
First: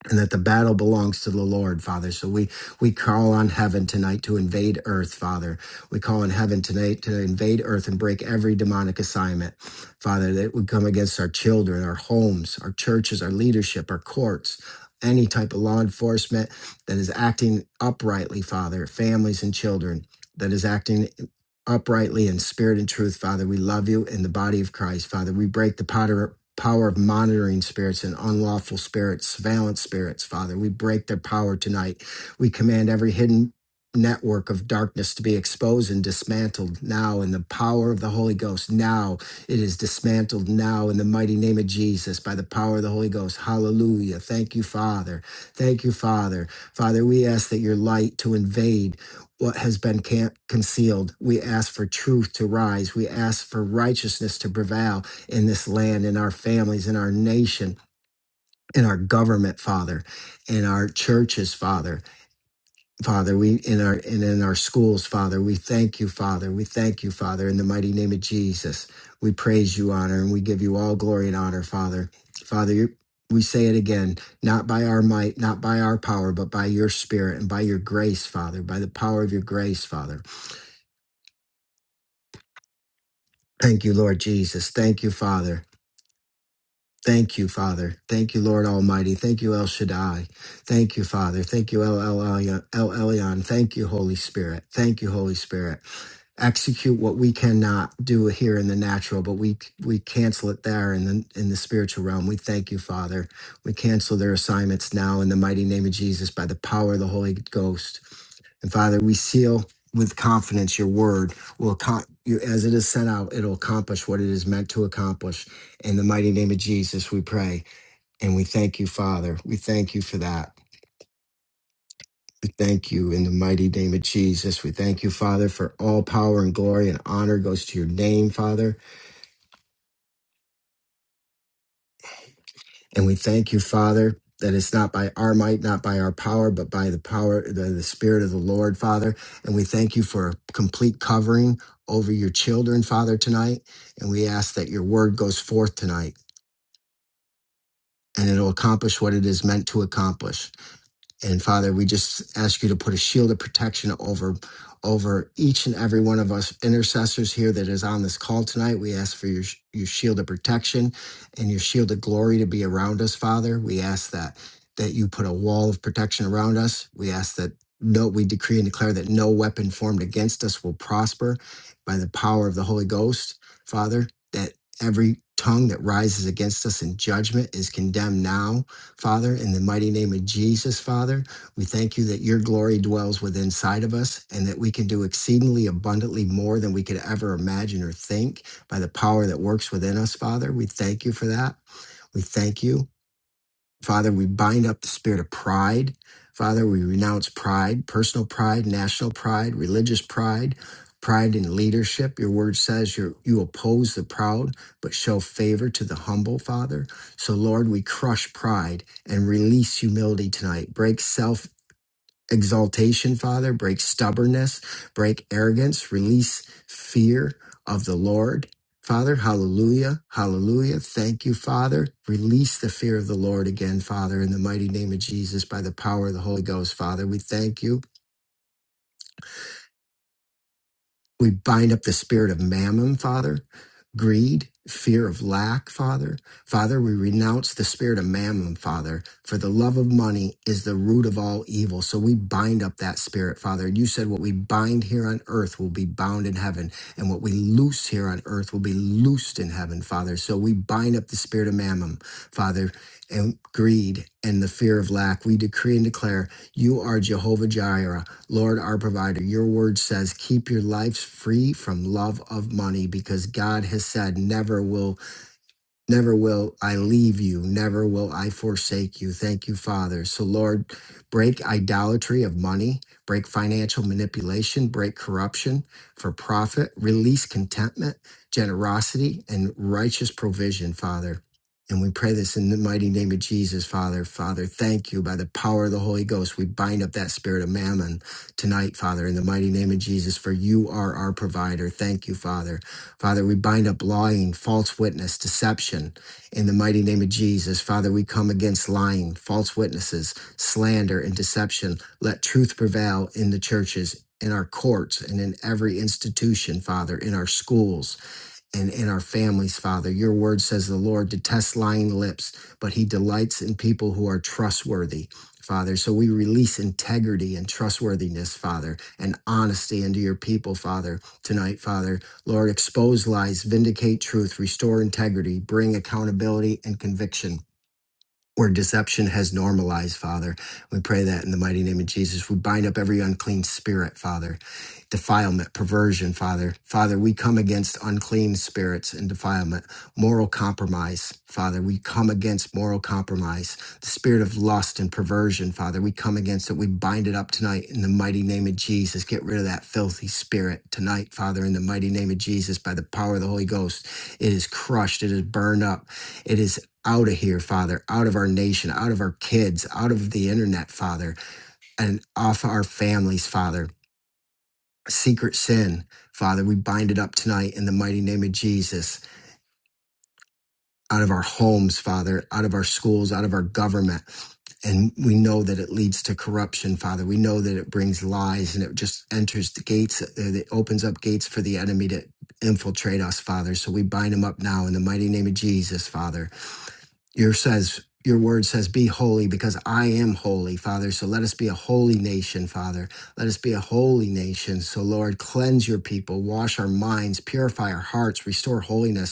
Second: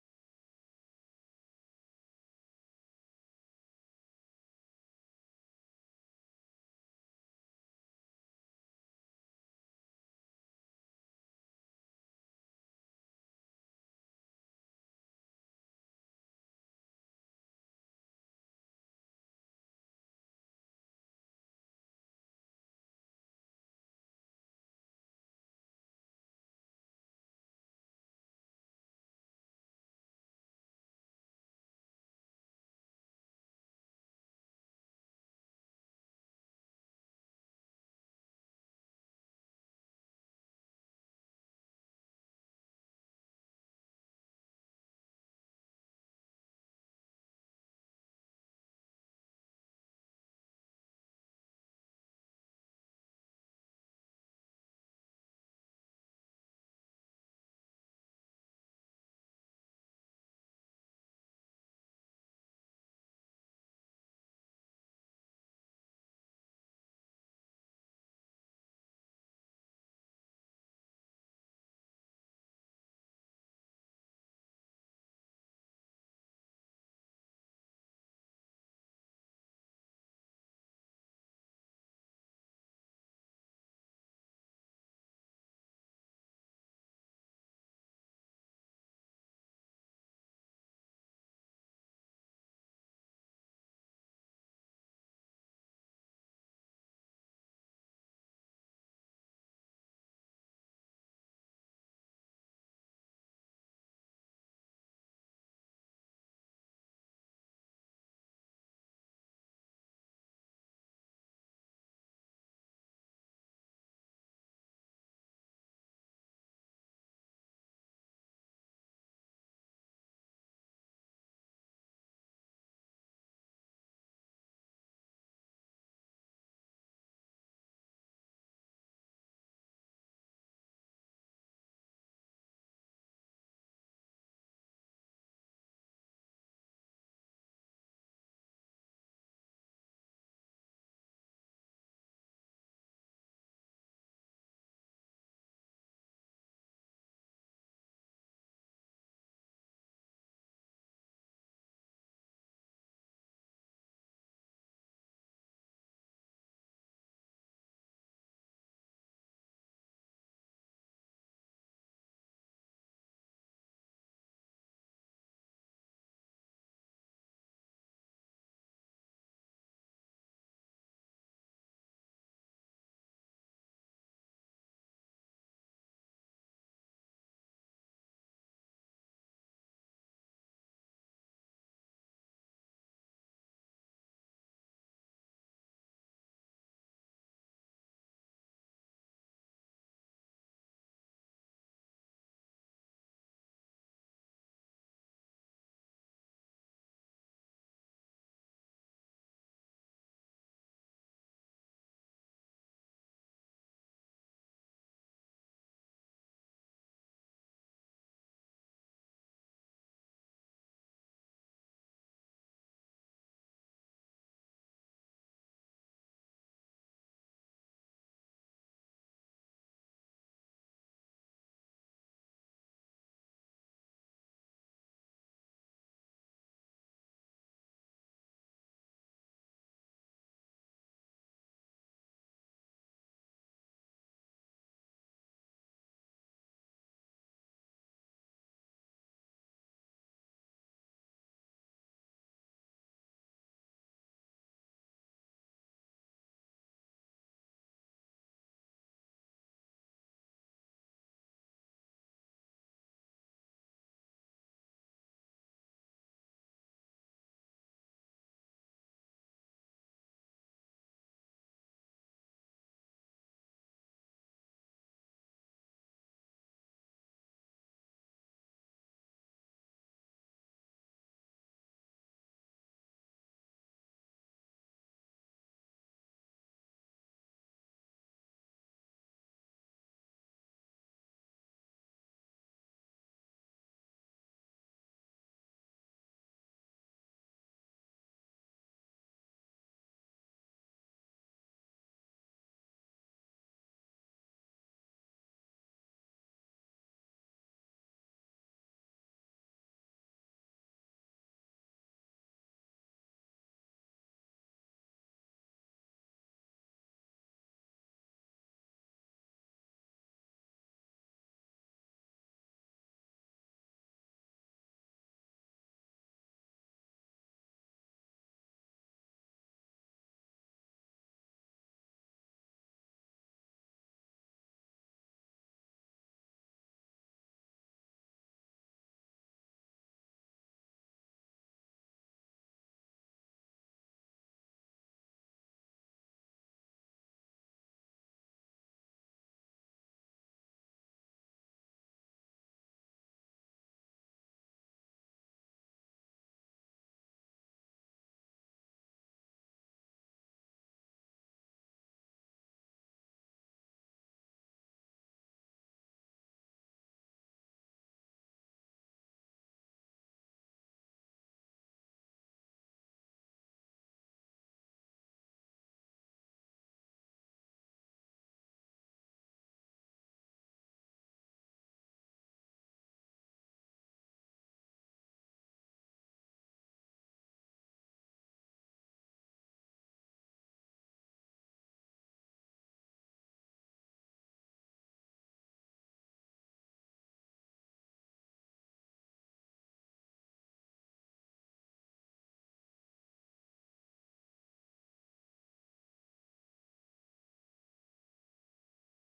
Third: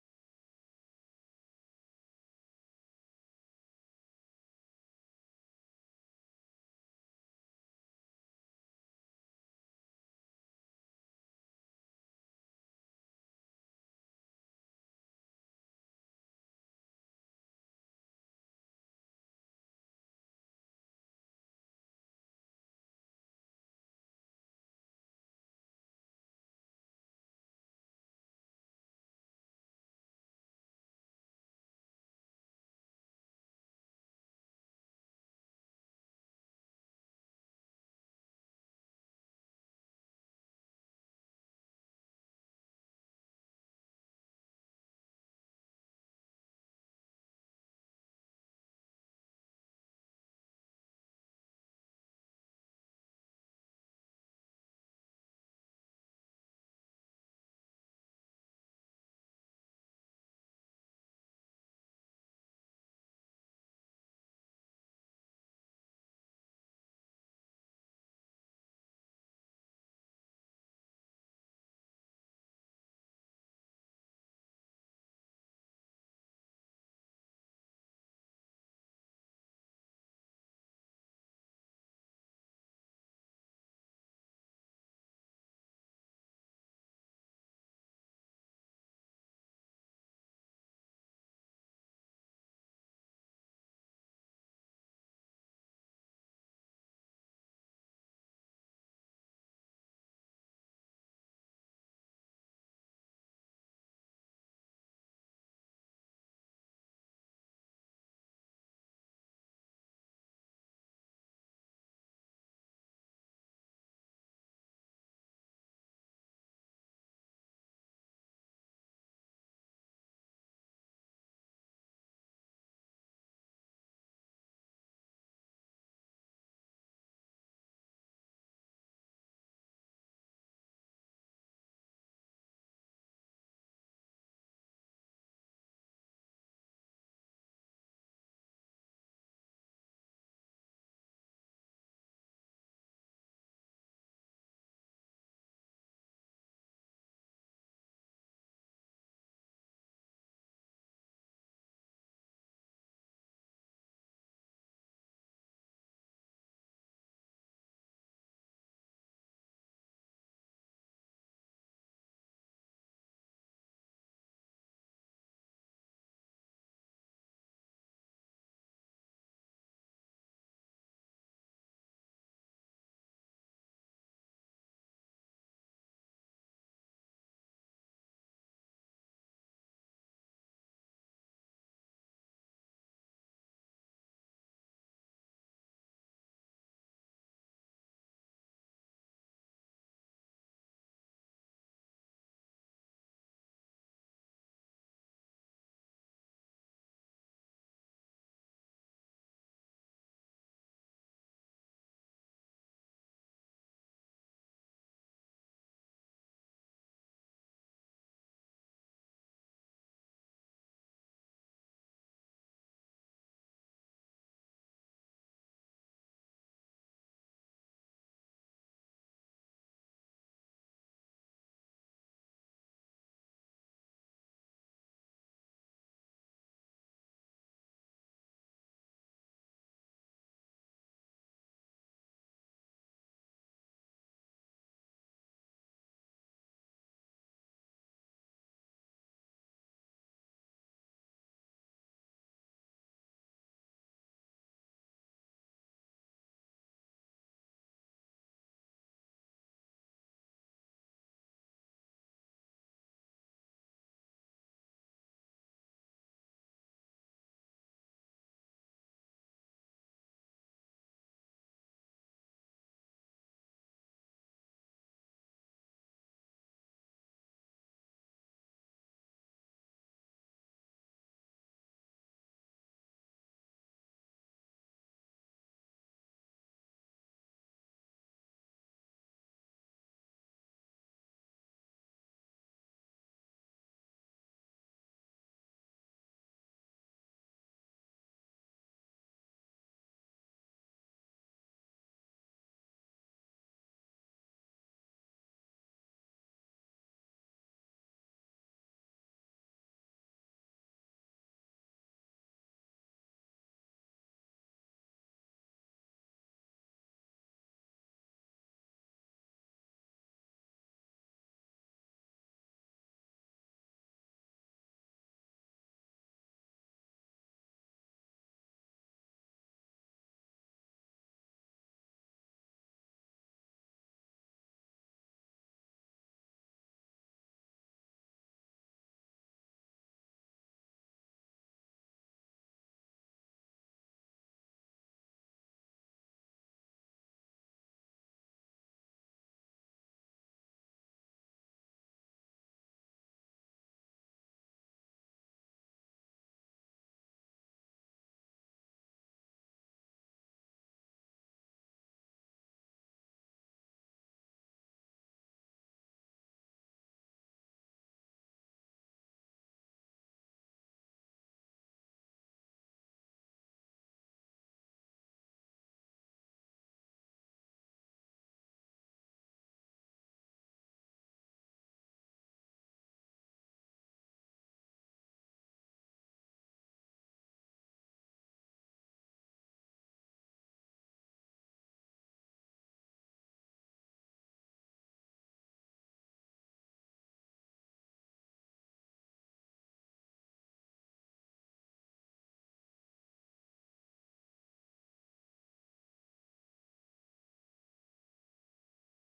B: and that the battle belongs to the Lord, Father. So we we call on heaven tonight to invade earth, Father. We call on heaven tonight to invade earth and break every demonic assignment, Father, that would come against our children, our homes, our churches, our leadership, our courts. Any type of law enforcement that is acting uprightly, Father, families and children, that is acting uprightly in spirit and truth, Father. We love you in the body of Christ, Father. We break the potter- power of monitoring spirits and unlawful spirits, surveillance spirits, Father. We break their power tonight. We command every hidden network of darkness to be exposed and dismantled now in the power of the Holy Ghost. Now it is dismantled now in the mighty name of Jesus by the power of the Holy Ghost. Hallelujah. Thank you, Father. Thank you, Father. Father, we ask that your light to invade what has been can- concealed. We ask for truth to rise. We ask for righteousness to prevail in this land, in our families, in our nation, in our government, Father, in our churches, Father, Father. We in our and in our schools, Father. We thank you, Father. We thank you, Father, in the mighty name of Jesus. We praise you, honor, and we give you all glory and honor, Father. Father, you we say it again, not by our might, not by our power, but by your spirit and by your grace, Father, by the power of your grace, Father. Thank you, Lord Jesus. Thank you, Father. Thank you, Father. Thank you, Lord Almighty. Thank you, El Shaddai. Thank you, Father. Thank you, El Elyon. El Elyon. Thank you, Holy Spirit. Thank you, Holy Spirit. Execute what we cannot do here in the natural, but we we cancel it there in the in the spiritual realm. We thank you, Father. We cancel their assignments now in the mighty name of Jesus by the power of the Holy Ghost. And Father, we seal with confidence your word will con- you, as it is sent out, it'll accomplish what it is meant to accomplish. In the mighty name of Jesus, we pray. And we thank you, Father. We thank you for that. We thank you in the mighty name of Jesus. We thank you, Father, for all power and glory and honor goes to your name, Father. And we thank you, Father, that it's not by our might, not by our power, but by the power, the, the Spirit of the Lord, Father. And we thank you for a complete covering over your children, Father, tonight. And we ask that your word goes forth tonight and it'll accomplish what it is meant to accomplish. And Father, we just ask you to put a shield of protection over over each and every one of us intercessors here that is on this call tonight. We ask for your sh- your shield of protection and your shield of glory to be around us, Father. We ask that that you put a wall of protection around us. We ask that no we decree and declare that no weapon formed against us will prosper by the power of the Holy Ghost, Father, that every tongue that rises against us in judgment is condemned now Father, in the mighty name of Jesus, Father, we thank you that your glory dwells within inside of us and that we can do exceedingly abundantly more than we could ever imagine or think by the power that works within us, Father. We thank you for that. We thank you. Father, we bind up the spirit of pride. Father, we renounce pride, personal pride, national pride, religious pride, pride in leadership. Your word says you you oppose the proud, but show favor to the humble, Father. So, Lord, we crush pride and release humility tonight. Break self exaltation, Father. Break stubbornness, break arrogance, release fear of the Lord. Father, hallelujah, hallelujah. Thank you, Father. Release the fear of the Lord again, Father, in the mighty name of Jesus by the power of the Holy Ghost, Father. We thank you. We bind up the spirit of mammon, Father, greed, fear of lack, Father. Father, we renounce the spirit of mammon, Father, for the love of money is the root of all evil. So we bind up that spirit, Father. You said what we bind here on earth will be bound in heaven, and what we loose here on earth will be loosed in heaven, Father. So we bind up the spirit of mammon, Father, and greed and the fear of lack. We decree and declare you are Jehovah Jireh. Lord, our provider, your word says, keep your lives free from love of money because God has said, never will Never will I leave you. Never will I forsake you. Thank you, Father. So, Lord, break idolatry of money, break financial manipulation, break corruption for profit, release contentment, generosity, and righteous provision, Father. And we pray this in the mighty name of Jesus, Father. Father, thank you. By the power of the Holy Ghost, we bind up that spirit of mammon tonight, Father, in the mighty name of Jesus, for you are our provider. Thank you, Father. Father, we bind up lying, false witness, deception in the mighty name of Jesus. Father, we come against lying, false witnesses, slander, and deception. Let truth prevail in the churches. In our courts and in every institution, Father, in our schools, and in our families, Father. Your word says the Lord detests lying lips, but he delights in people who are trustworthy. Father, so we release integrity and trustworthiness, Father, and honesty into your people, Father, tonight, Father. Lord, expose lies, vindicate truth, restore integrity, bring accountability and conviction where deception has normalized, Father. We pray that in the mighty name of Jesus. We bind up every unclean spirit, Father, defilement, perversion, Father. Father, we come against unclean spirits and defilement, moral compromise, Father. We come against moral compromise, the spirit of lust and perversion, Father. We come against it. We bind it up tonight in the mighty name of Jesus. Get rid of that filthy spirit tonight, Father, in the mighty name of Jesus, by the power of the Holy Ghost. It is crushed, it is burned up. It is out of here, Father, out of our nation, out of our kids, out of the internet, Father, and off our families, Father. Secret sin, Father, we bind it up tonight in the mighty name of Jesus, out of our homes, Father, out of our schools, out of our government. And we know that it leads to corruption, Father. We know that it brings lies and it just enters the gates, uh, it opens up gates for the enemy to infiltrate us, Father. So we bind him up now in the mighty name of Jesus, Father. your says your word says be holy because i am holy father so let us be a holy nation father let us be a holy nation so lord cleanse your people wash our minds purify our hearts restore holiness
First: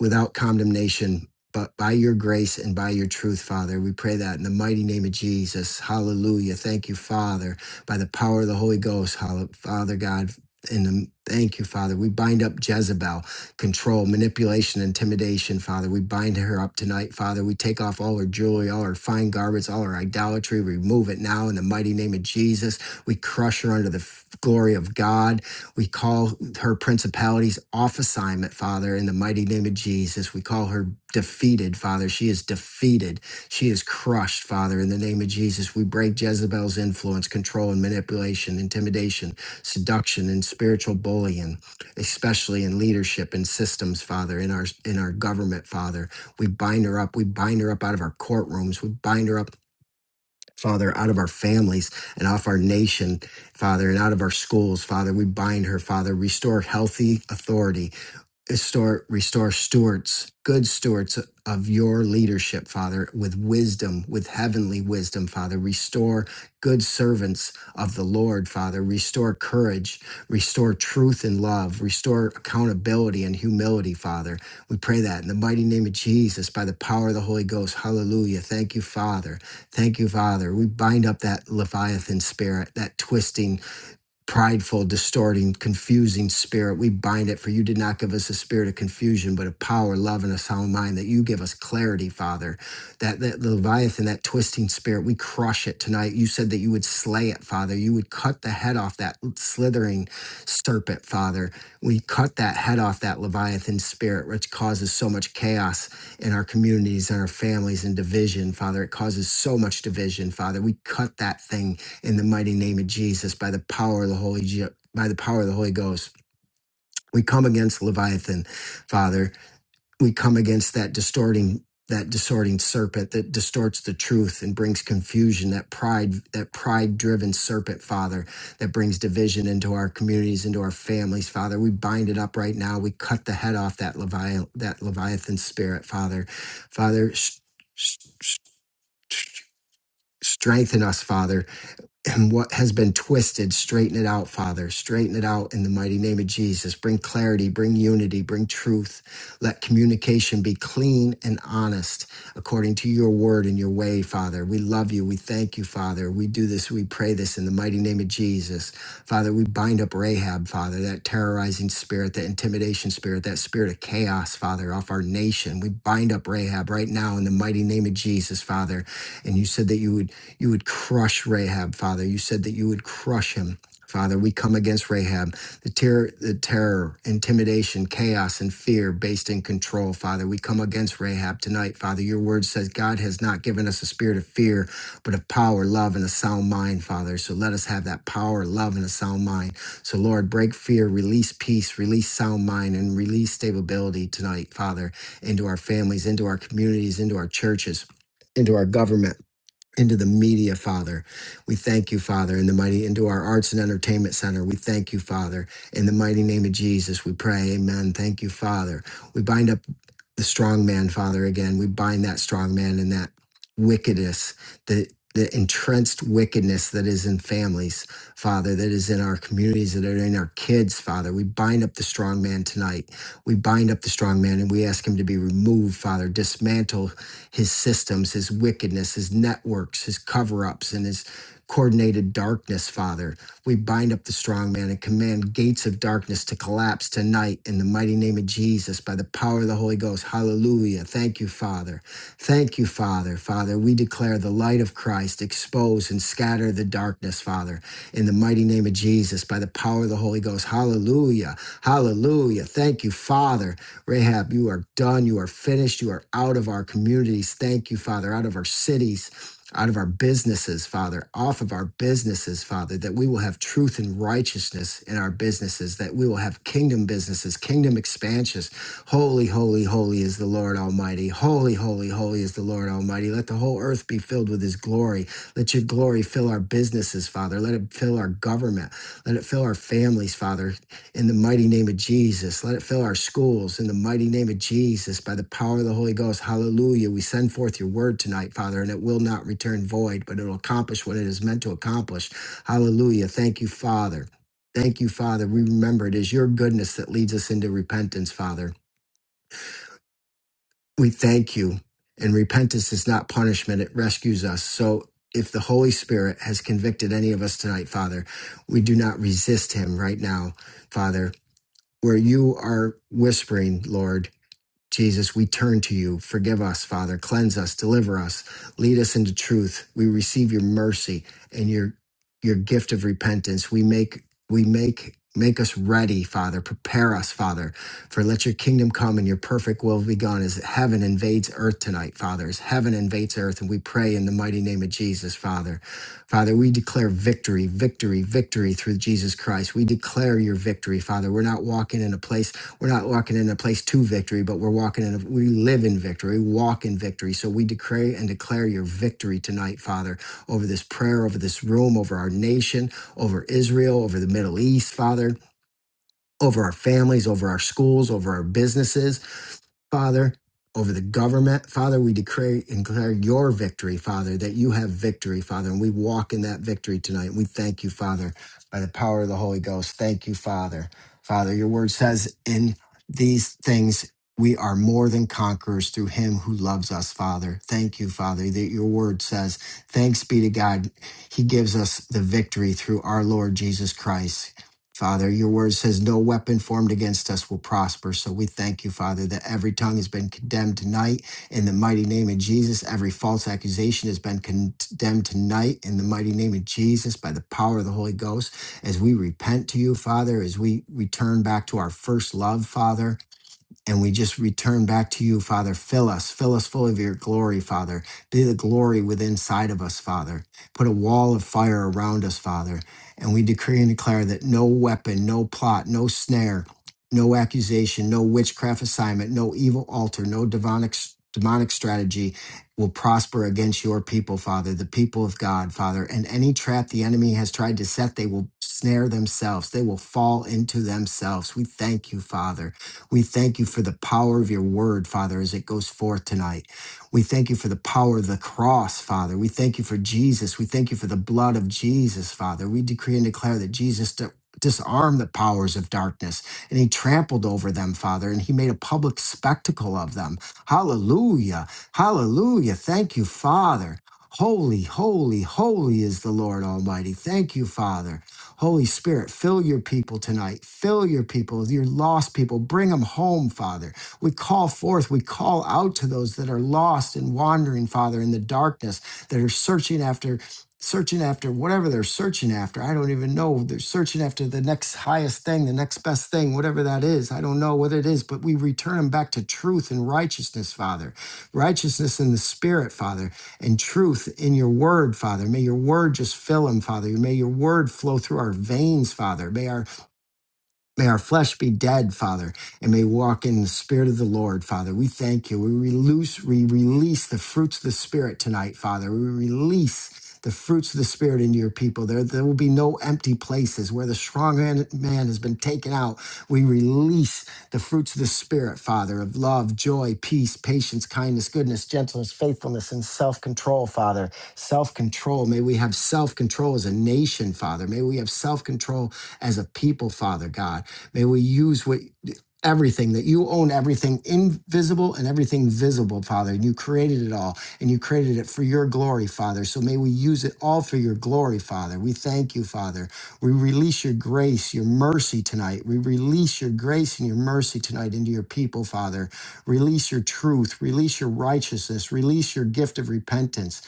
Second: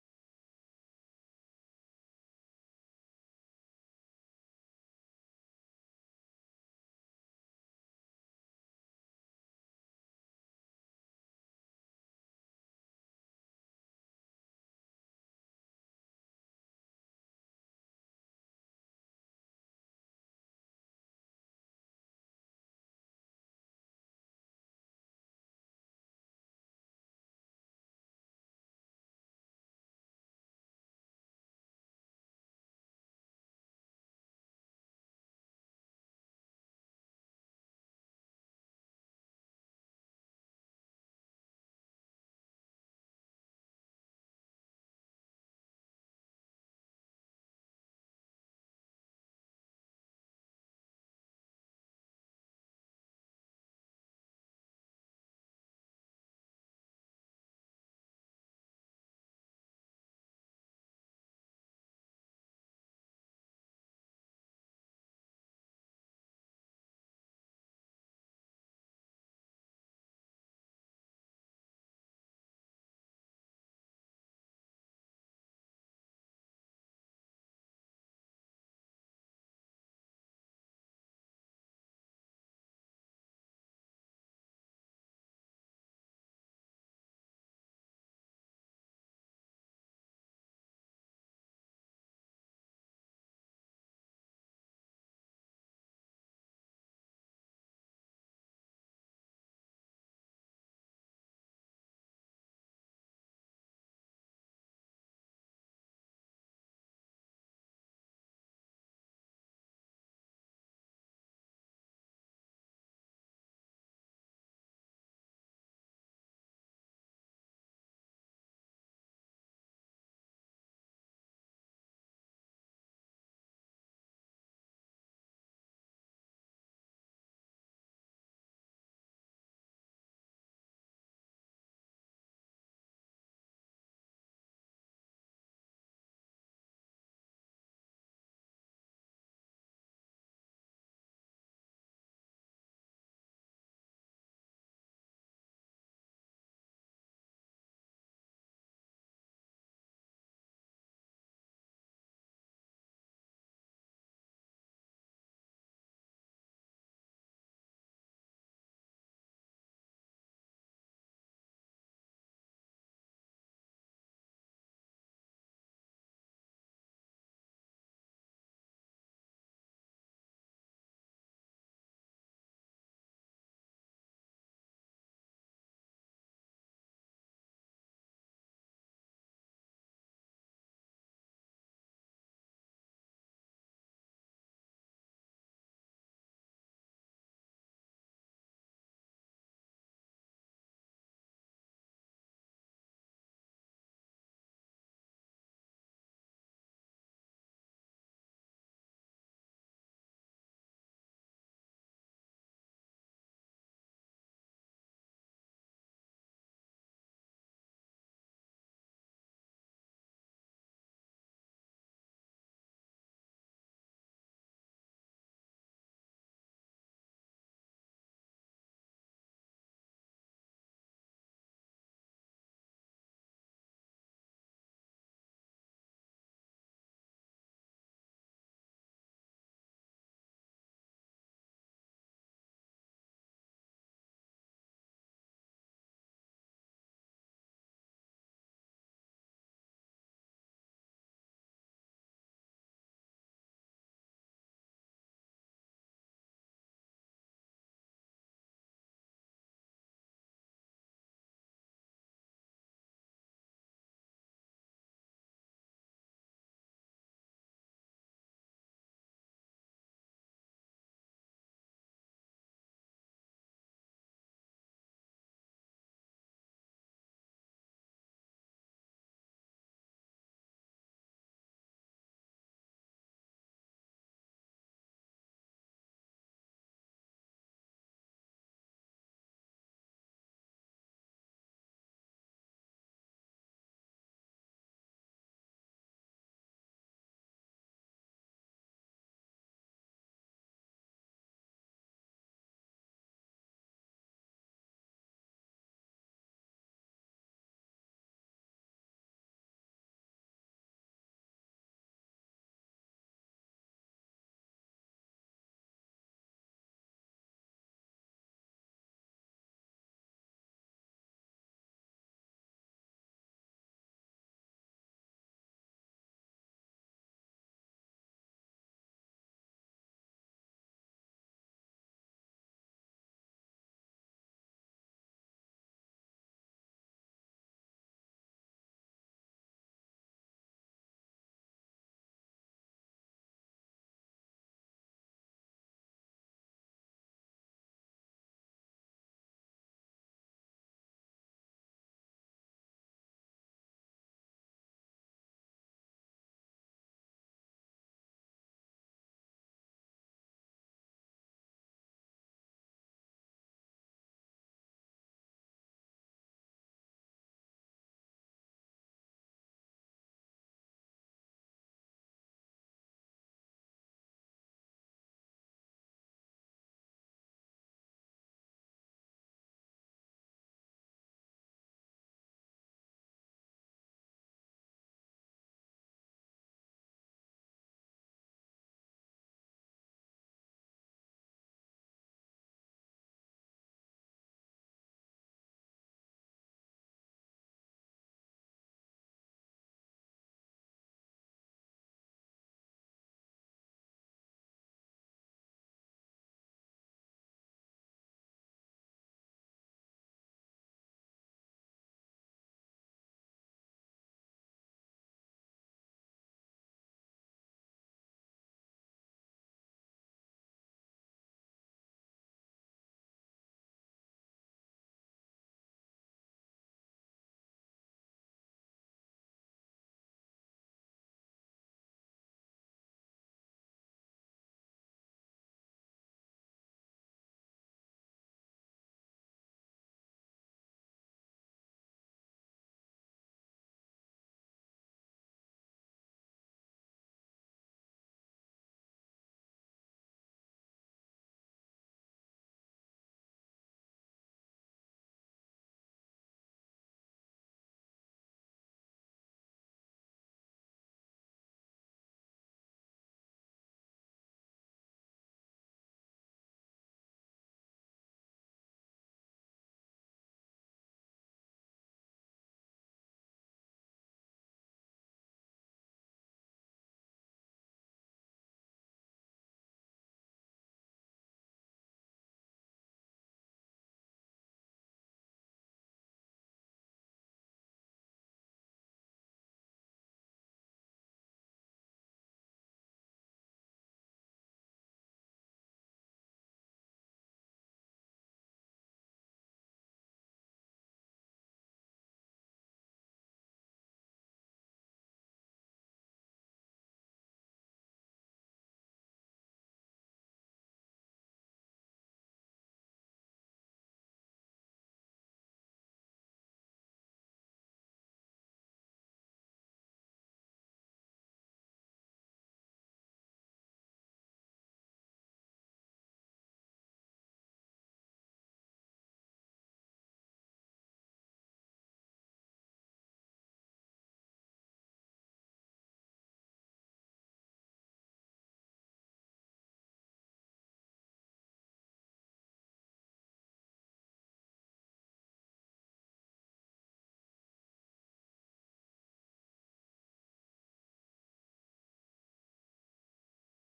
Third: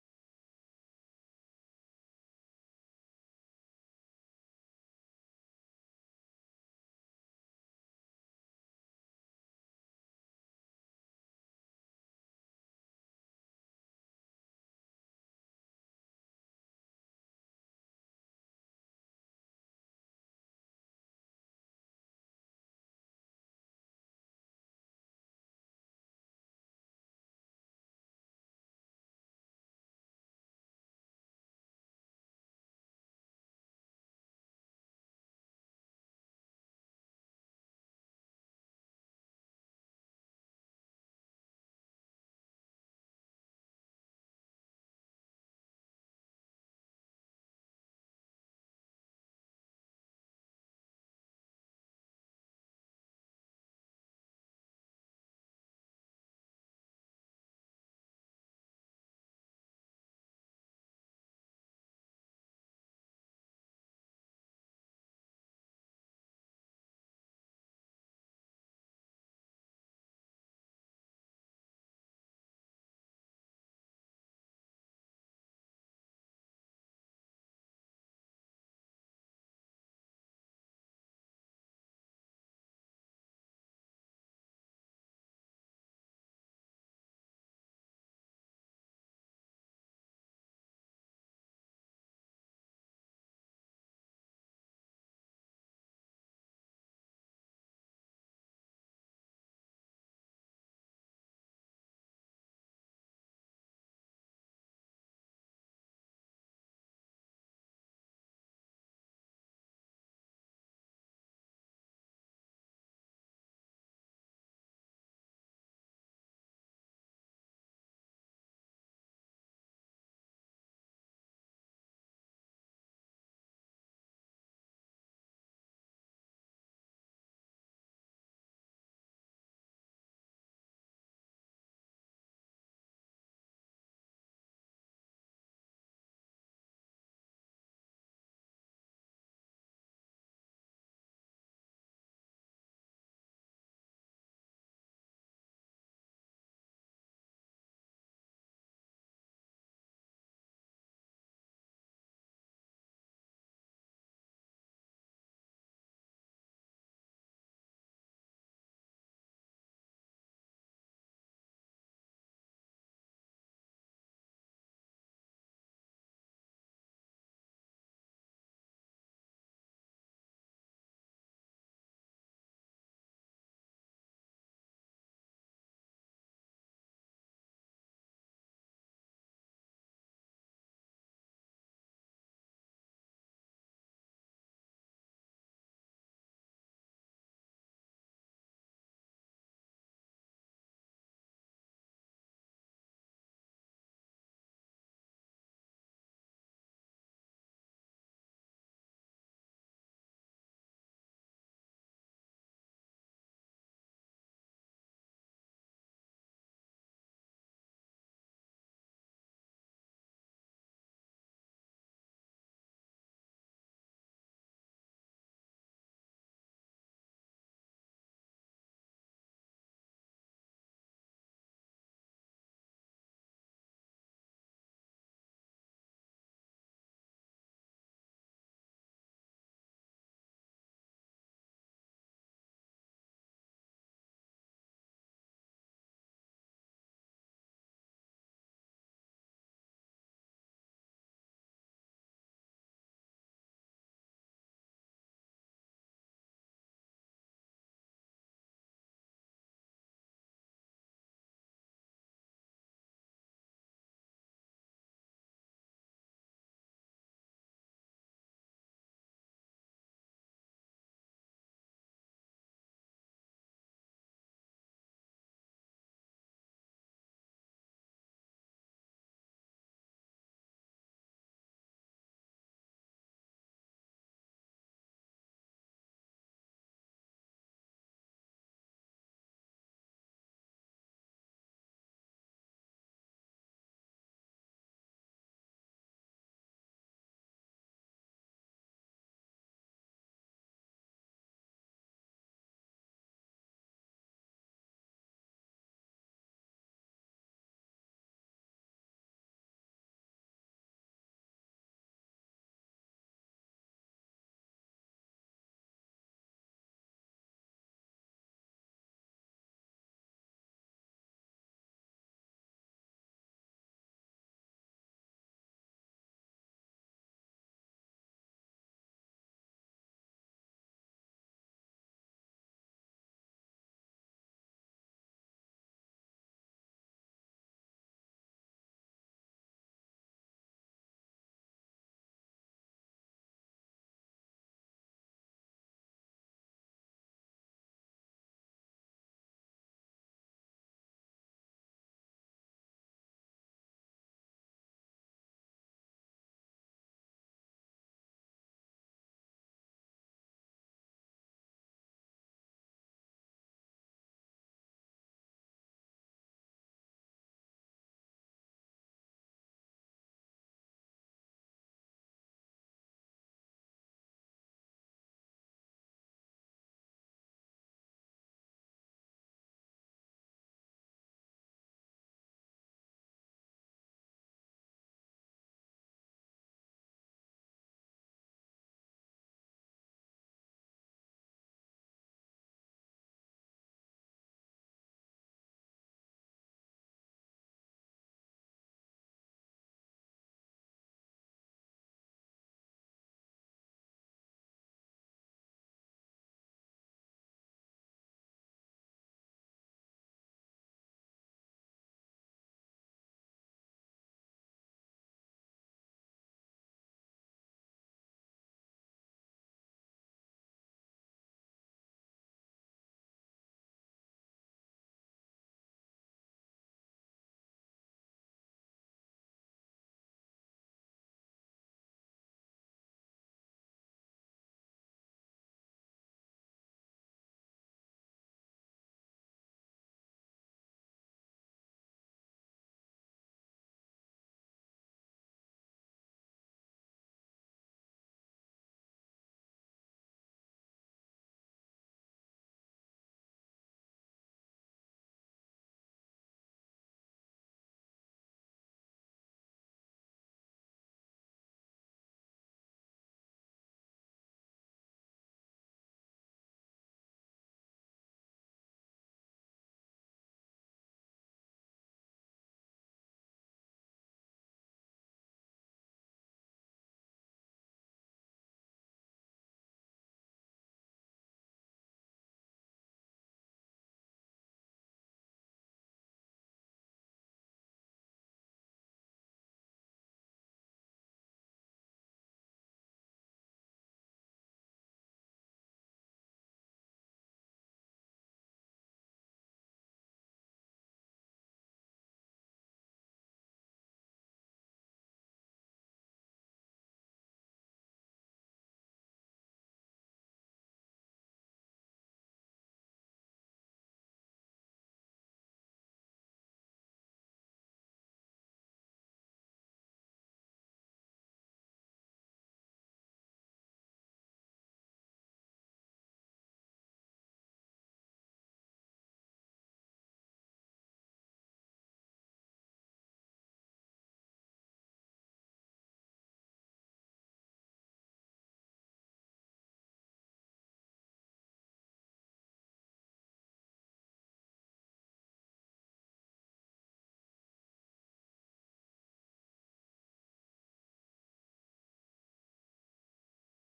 B: without condemnation, but by your grace and by your truth, Father. We pray that in the mighty name of Jesus. Hallelujah. Thank you, Father, by the power of the Holy Ghost. Hallelujah. Father God, in the thank you, Father. We bind up Jezebel, control, manipulation, intimidation, Father. We bind her up tonight, Father. We take off all her jewelry, all her fine garments, all her idolatry. Remove it now in the mighty name of Jesus. We crush her under the f- glory of God. We call her principalities off assignment, Father, in the mighty name of Jesus. We call her defeated, Father. She is defeated. She is crushed, Father, in the name of Jesus. We break Jezebel's influence, control, and manipulation, intimidation, seduction, and spiritual bullying, especially in leadership and systems, Father, in our in our government, Father. We bind her up. We bind her up out of our courtrooms. We bind her up Father, out of our families and off our nation, Father, and out of our schools, Father, we bind her, Father, restore healthy authority restore restore stewards good stewards of your leadership father with wisdom with heavenly wisdom father restore good servants of the lord father restore courage restore truth and love restore accountability and humility father we pray that in the mighty name of jesus by the power of the holy ghost hallelujah thank you father thank you father we bind up that leviathan spirit that twisting prideful, distorting, confusing spirit. We bind it, for you did not give us a spirit of confusion, but of power, love, and a sound mind, that you give us clarity, Father. That, that Leviathan, that twisting spirit, we crush it tonight. You said that you would slay it, Father. You would cut the head off that slithering serpent, Father. We cut that head off that Leviathan spirit, which causes so much chaos in our communities and our families and division, Father. It causes so much division, Father. We cut that thing in the mighty name of Jesus by the power of the Holy Ge- by the power of the Holy Ghost. We come against Leviathan, Father. We come against that distorting that distorting serpent that distorts the truth and brings confusion that pride that pride driven serpent father that brings division into our communities into our families father we bind it up right now we cut the head off that leviathan that leviathan spirit father father s- s- s- strengthen us father and what has been twisted, straighten it out, Father. Straighten it out in the mighty name of Jesus. Bring clarity, bring unity, bring truth. Let communication be clean and honest according to your word and your way, Father. We love you. We thank you, Father. We do this, we pray this in the mighty name of Jesus. Father, we bind up Rahab, Father, that terrorizing spirit, that intimidation spirit, that spirit of chaos, Father, off our nation. We bind up Rahab right now in the mighty name of Jesus, Father. And you said that you would you would crush Rahab, Father. You said that you would crush him. Father, we come against Rahab, the terror, the terror, intimidation, chaos, and fear based in control. Father, we come against Rahab tonight. Father, your word says God has not given us a spirit of fear, but of power, love, and a sound mind, Father. So let us have that power, love, and a sound mind. So, Lord, break fear, release peace, release sound mind, and release stability tonight, Father, into our families, into our communities, into our churches, into our government into the media, Father. We thank you, Father, in the mighty, into our arts and entertainment center. We thank you, Father, in the mighty name of Jesus. We pray, Amen. Thank you, Father. We bind up the strong man, Father, again. We bind that strong man and that wickedness, the the entrenched wickedness that is in families, Father, that is in our communities, that are in our kids, Father. We bind up the strong man tonight we bind up the strong man and we ask him to be removed, Father. Dismantle his systems, his wickedness, his networks, his cover ups, and his coordinated darkness, Father. We bind up the strong man and command gates of darkness to collapse tonight in the mighty name of Jesus by the power of the Holy Ghost. Hallelujah. Thank you, Father. Thank you, Father. Father, we declare the light of Christ expose and scatter the darkness, Father in the mighty name of Jesus by the power of the Holy Ghost. Hallelujah. Hallelujah. Thank you, Father. Rahab, you are done. You are finished. You are out of our communities. Thank you, Father, out of our cities. Out of our businesses, Father, off of our businesses, Father, that we will have truth and righteousness in our businesses, that we will have kingdom businesses, kingdom expansions. Holy, holy, holy is the Lord Almighty. Holy, holy, holy is the Lord Almighty. Let the whole earth be filled with his glory. Let your glory fill our businesses, Father. Let it fill our government. Let it fill our families, Father, in the mighty name of Jesus. Let it fill our schools in the mighty name of Jesus by the power of the Holy Ghost. Hallelujah. We send forth your word tonight, Father, and it will not return void, but it'll accomplish what it is meant to accomplish. Hallelujah. Thank you, Father. Thank you, Father. We remember it is your goodness that leads us into repentance, Father we thank you. And repentance is not punishment, it rescues us. So if the Holy Spirit has convicted any of us tonight, Father, we do not resist him right now, Father, where you are whispering, Lord. Jesus, we turn to you. Forgive us, Father. Cleanse us, deliver us, lead us into truth. We receive your mercy and your your gift of repentance. We make we make make us ready, Father. Prepare us, Father, for let your kingdom come and your perfect will be done as heaven invades earth tonight, Father. As heaven invades earth, and we pray in the mighty name of Jesus, Father. Father, we declare victory, victory, victory through Jesus Christ. We declare your victory, Father. We're not walking in a place we're not walking in a place to victory, but we're walking in, a, we live in victory, walk in victory. So we decree and declare your victory tonight, Father, over this prayer, over this room, over our nation, over Israel, over the Middle East, Father, over our families, over our schools, over our businesses. Father, over the government. Father, we declare, declare your victory, Father, that you have victory, Father, and we walk in that victory tonight. We thank you, Father, by the power of the Holy Ghost. Thank you, Father. Father, your word says in these things, we are more than conquerors through him who loves us, Father. Thank you, Father, that your word says, Thanks be to God. He gives us the victory through our Lord Jesus Christ. Father, your word says no weapon formed against us will prosper. So we thank you, Father, that every tongue has been condemned tonight in the mighty name of Jesus. Every false accusation has been condemned tonight in the mighty name of Jesus by the power of the Holy Ghost. As we repent to you, Father, as we return back to our first love, Father, and we just return back to you, Father. Fill us, fill us full of your glory, Father. Be the glory within side of us, Father. Put a wall of fire around us, Father. And we decree and declare that no weapon, no plot, no snare, no accusation, no witchcraft assignment, no evil altar, no demonic demonic strategy will prosper against your people, Father, the people of God, Father. And any trap the enemy has tried to set, they will snare themselves. They will fall into themselves. We thank you, Father. We thank you for the power of your word, Father, as it goes forth tonight. We thank you for the power of the cross, Father. We thank you for Jesus. We thank you for the blood of Jesus, Father. We decree and declare that Jesus di- disarmed the powers of darkness and he trampled over them, Father, and he made a public spectacle of them. Hallelujah. Hallelujah. Thank you, Father. Holy, holy, holy is the Lord Almighty. Thank you, Father. Holy Spirit, fill your people tonight. Fill your people, your lost people. Bring them home, Father. We call forth, we call out to those that are lost and wandering, Father, in the darkness, that are searching after. Searching after whatever they're searching after. I don't even know. They're searching after the next highest thing, the next best thing, whatever that is. I don't know what it is, but we return them back to truth and righteousness, Father righteousness in the spirit, Father and truth in your word, Father. May your word just fill him, Father. May your word flow through our veins, Father. May our may our flesh be dead, Father and may walk in the Spirit of the Lord, Father. We thank you. We release, we release the fruits of the Spirit tonight, Father. We release the fruits of the Spirit into your people. There, there will be no empty places where the strong man man has been taken out. We release the fruits of the Spirit, Father, of love, joy, peace, patience, kindness, goodness, gentleness, faithfulness, and self control, Father. Self control. May we have self control as a nation, Father. May we have self control as a people, Father God. May we use what everything, that you own everything invisible and everything visible, Father. And you created it all, and you created it for your glory, Father. So may we use it all for your glory, Father. We thank you, Father. We release your grace, your mercy tonight. We release your grace and your mercy tonight into your people, Father. Release your truth, release your righteousness, release your gift of repentance.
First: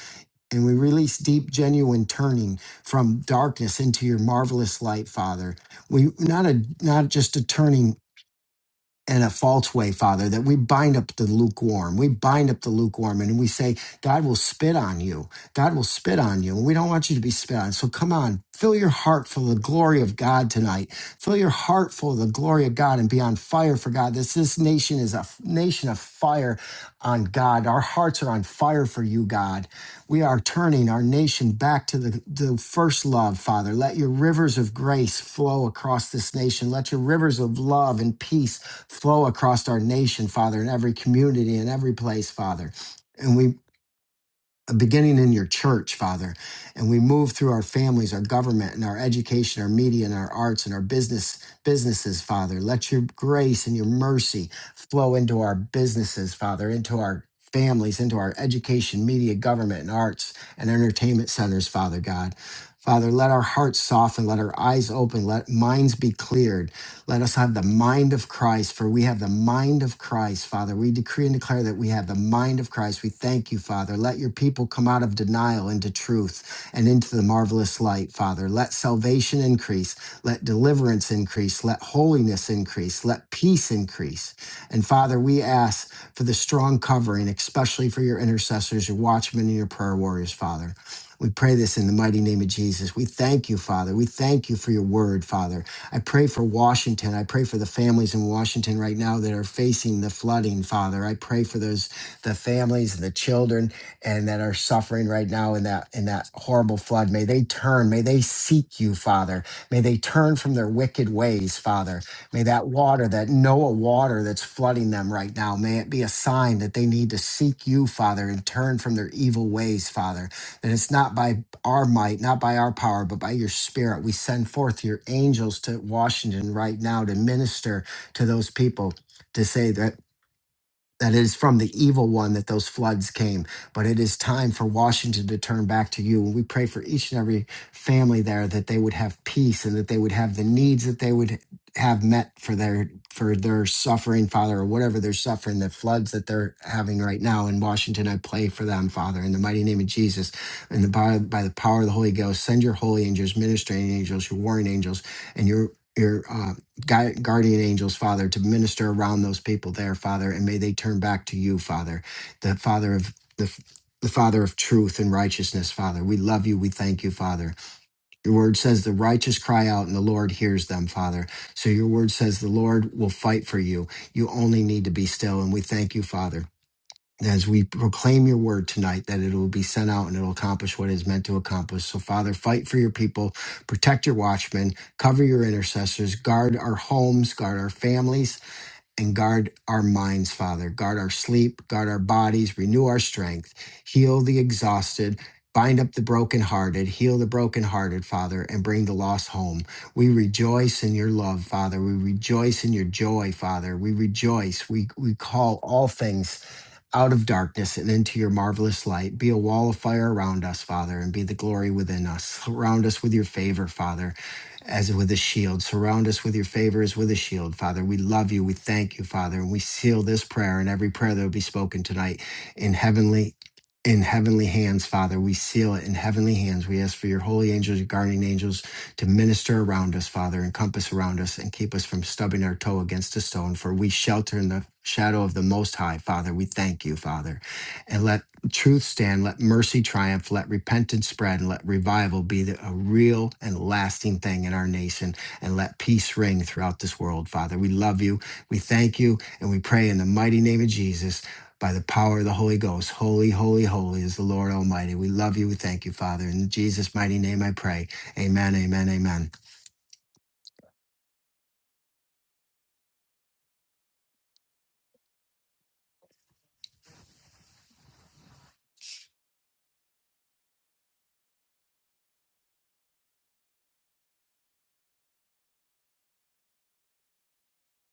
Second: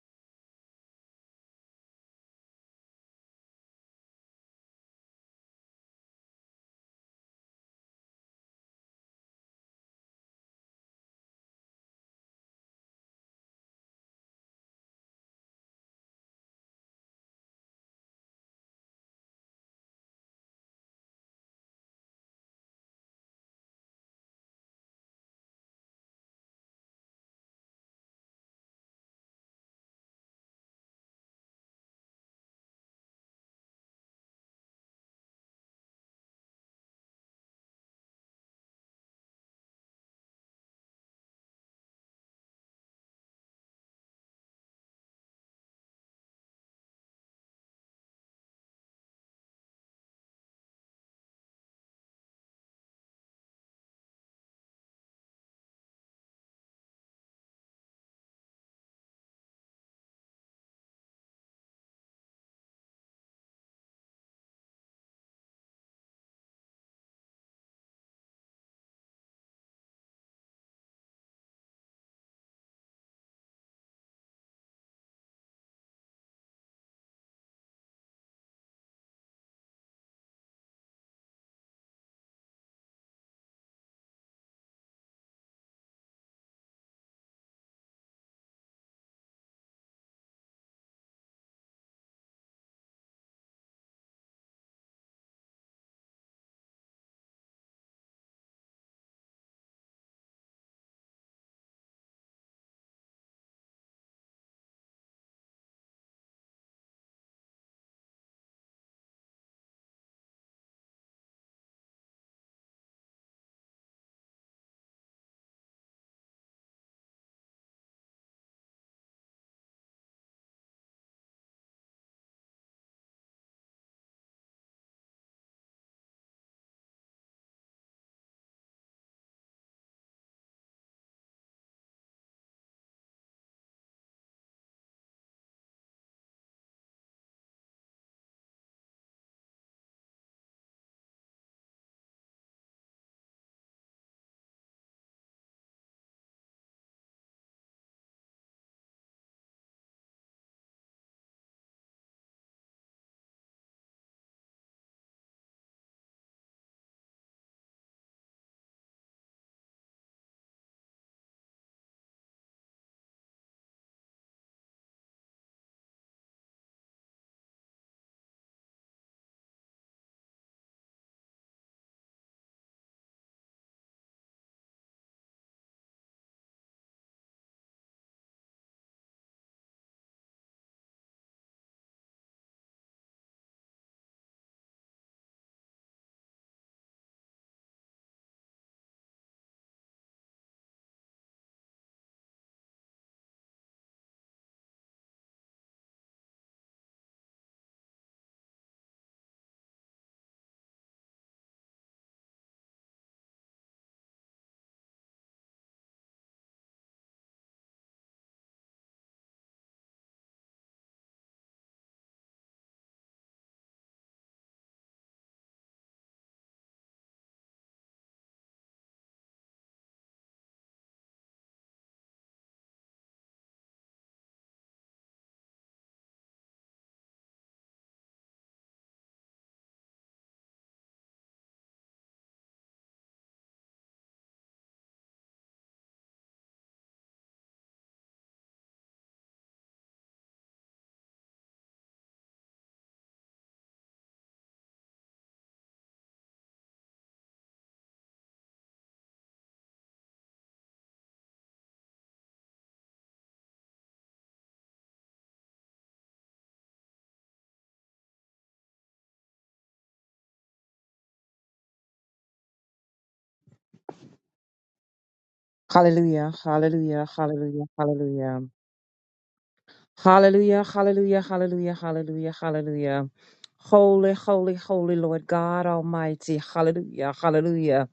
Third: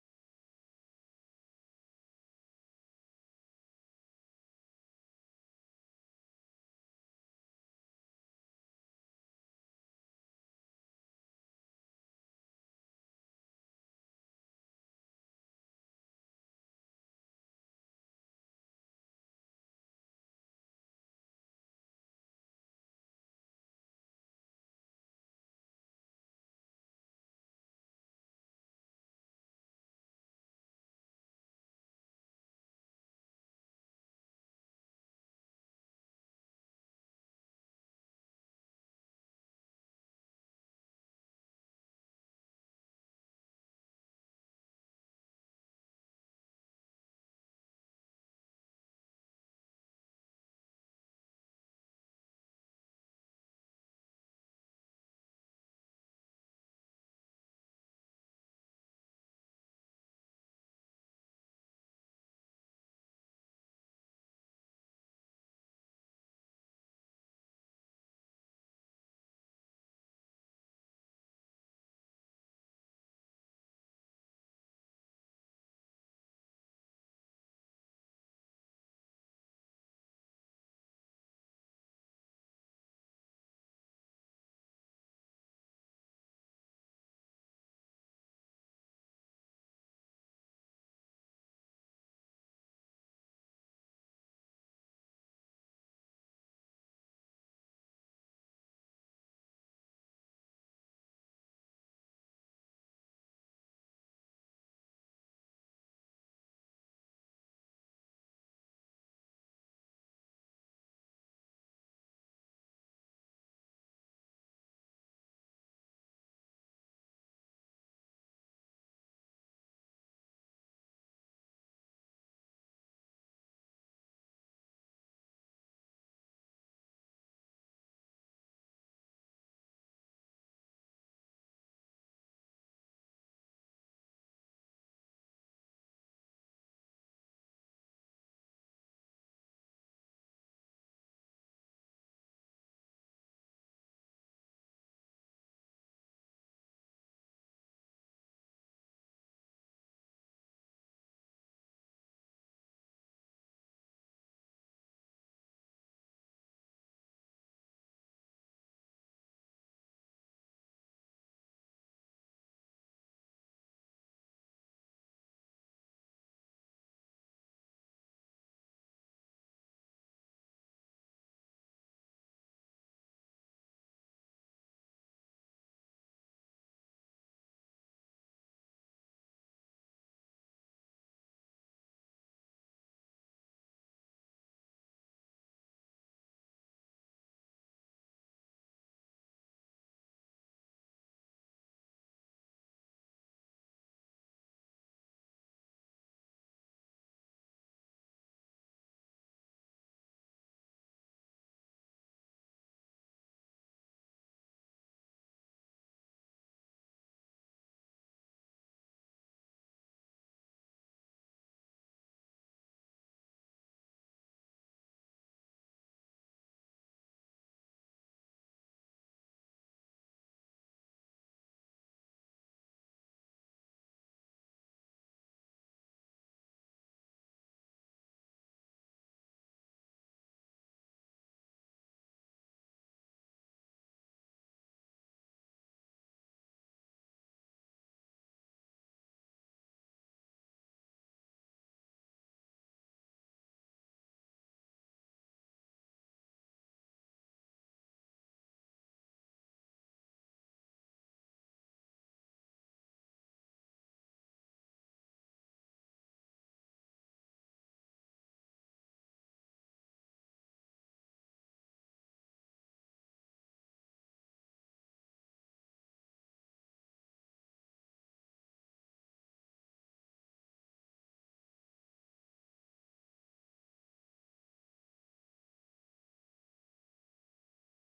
B: And we release deep, genuine turning from darkness into your marvelous light, Father. We not a not just a turning in a false way, Father, that we bind up the lukewarm. We bind up the lukewarm and we say, God will spit on you. God will spit on you. And we don't want you to be spit on. So come on, fill your heart full of the glory of God tonight. Fill your heart full of the glory of God and be on fire for God. This, this nation is a f- nation of fire on God. Our hearts are on fire for you, God. We are turning our nation back to the, the first love, Father. Let your rivers of grace flow across this nation. Let your rivers of love and peace flow across our nation, Father, in every community, in every place, Father. And we, beginning in your church, Father, and we move through our families, our government, and our education, our media, and our arts, and our business businesses, Father. Let your grace and your mercy flow into our businesses, Father, into our families, into our education, media, government, and arts and entertainment centers, Father God. Father, let our hearts soften, let our eyes open, let minds be cleared. Let us have the mind of Christ, for we have the mind of Christ, Father. We decree and declare that we have the mind of Christ. We thank you, Father. Let your people come out of denial into truth and into the marvelous light, Father. Let salvation increase, let deliverance increase, let holiness increase, let peace increase. And Father, we ask for the strong covering, especially for your intercessors, your watchmen, and your prayer warriors, Father. We pray this in the mighty name of Jesus. We thank you, Father. We thank you for your word, Father. I pray for Washington. I pray for the families in Washington right now that are facing the flooding, Father. I pray for those the families and the children and that are suffering right now in that in that horrible flood. May they turn. May they seek you, Father. May they turn from their wicked ways, Father. May that water, that Noah water that's flooding them right now, may it be a sign that they need to seek you, Father, and turn from their evil ways, Father. And it's not by our might, not by our power, but by your spirit. We send forth your angels to Washington right now to minister to those people to say that that it is from the evil one that those floods came. But it is time for Washington to turn back to you. And we pray for each and every family there that they would have peace and that they would have the needs that they would have met for their for their suffering, Father, or whatever they're suffering, the floods that they're having right now in Washington. I pray for them, Father, in the mighty name of Jesus, and the by, by the power of the Holy Ghost, send your holy angels, ministering angels, your warring angels, and your your uh, gui- guardian angels, Father, to minister around those people there, Father, and may they turn back to you, Father, the Father of the the Father of truth and righteousness, Father. We love you. We thank you, Father. Your word says the righteous cry out and the Lord hears them, Father. So your word says the Lord will fight for you. You only need to be still. And we thank you, Father as we proclaim your word tonight that it will be sent out and it will accomplish what it is meant to accomplish. So, Father, fight for your people, protect your watchmen, cover your intercessors, guard our homes, guard our families, and guard our minds, Father. Guard our sleep, guard our bodies, renew our strength, heal the exhausted, bind up the brokenhearted, heal the brokenhearted, Father, and bring the lost home. We rejoice in your love, Father. We rejoice in your joy, Father. We rejoice. We, we call all things out of darkness and into your marvelous light. Be a wall of fire around us, Father, and be the glory within us. Surround us with your favor, Father as with a shield. Surround us with your favor as with a shield, Father. We love you. We thank you, Father. And we seal this prayer and every prayer that will be spoken tonight in heavenly. In heavenly hands, Father, we seal it in heavenly hands. We ask for your holy angels, your guardian angels, to minister around us, Father, encompass around us, and keep us from stubbing our toe against a stone. For we shelter in the shadow of the Most High, Father. We thank you, Father. And let truth stand, let mercy triumph, let repentance spread, and let revival be the, a real and lasting thing in our nation, and let peace ring throughout this world, Father. We love you, we thank you, and we pray in the mighty name of Jesus by the power of the Holy Ghost. Holy, holy, holy is the Lord Almighty. We love you, we thank you, Father. In Jesus' mighty name I pray. Amen, amen, amen.
C: Hallelujah, hallelujah, hallelujah, hallelujah. Hallelujah, hallelujah, hallelujah, hallelujah, hallelujah. Holy, holy, holy Lord God Almighty. Hallelujah, hallelujah.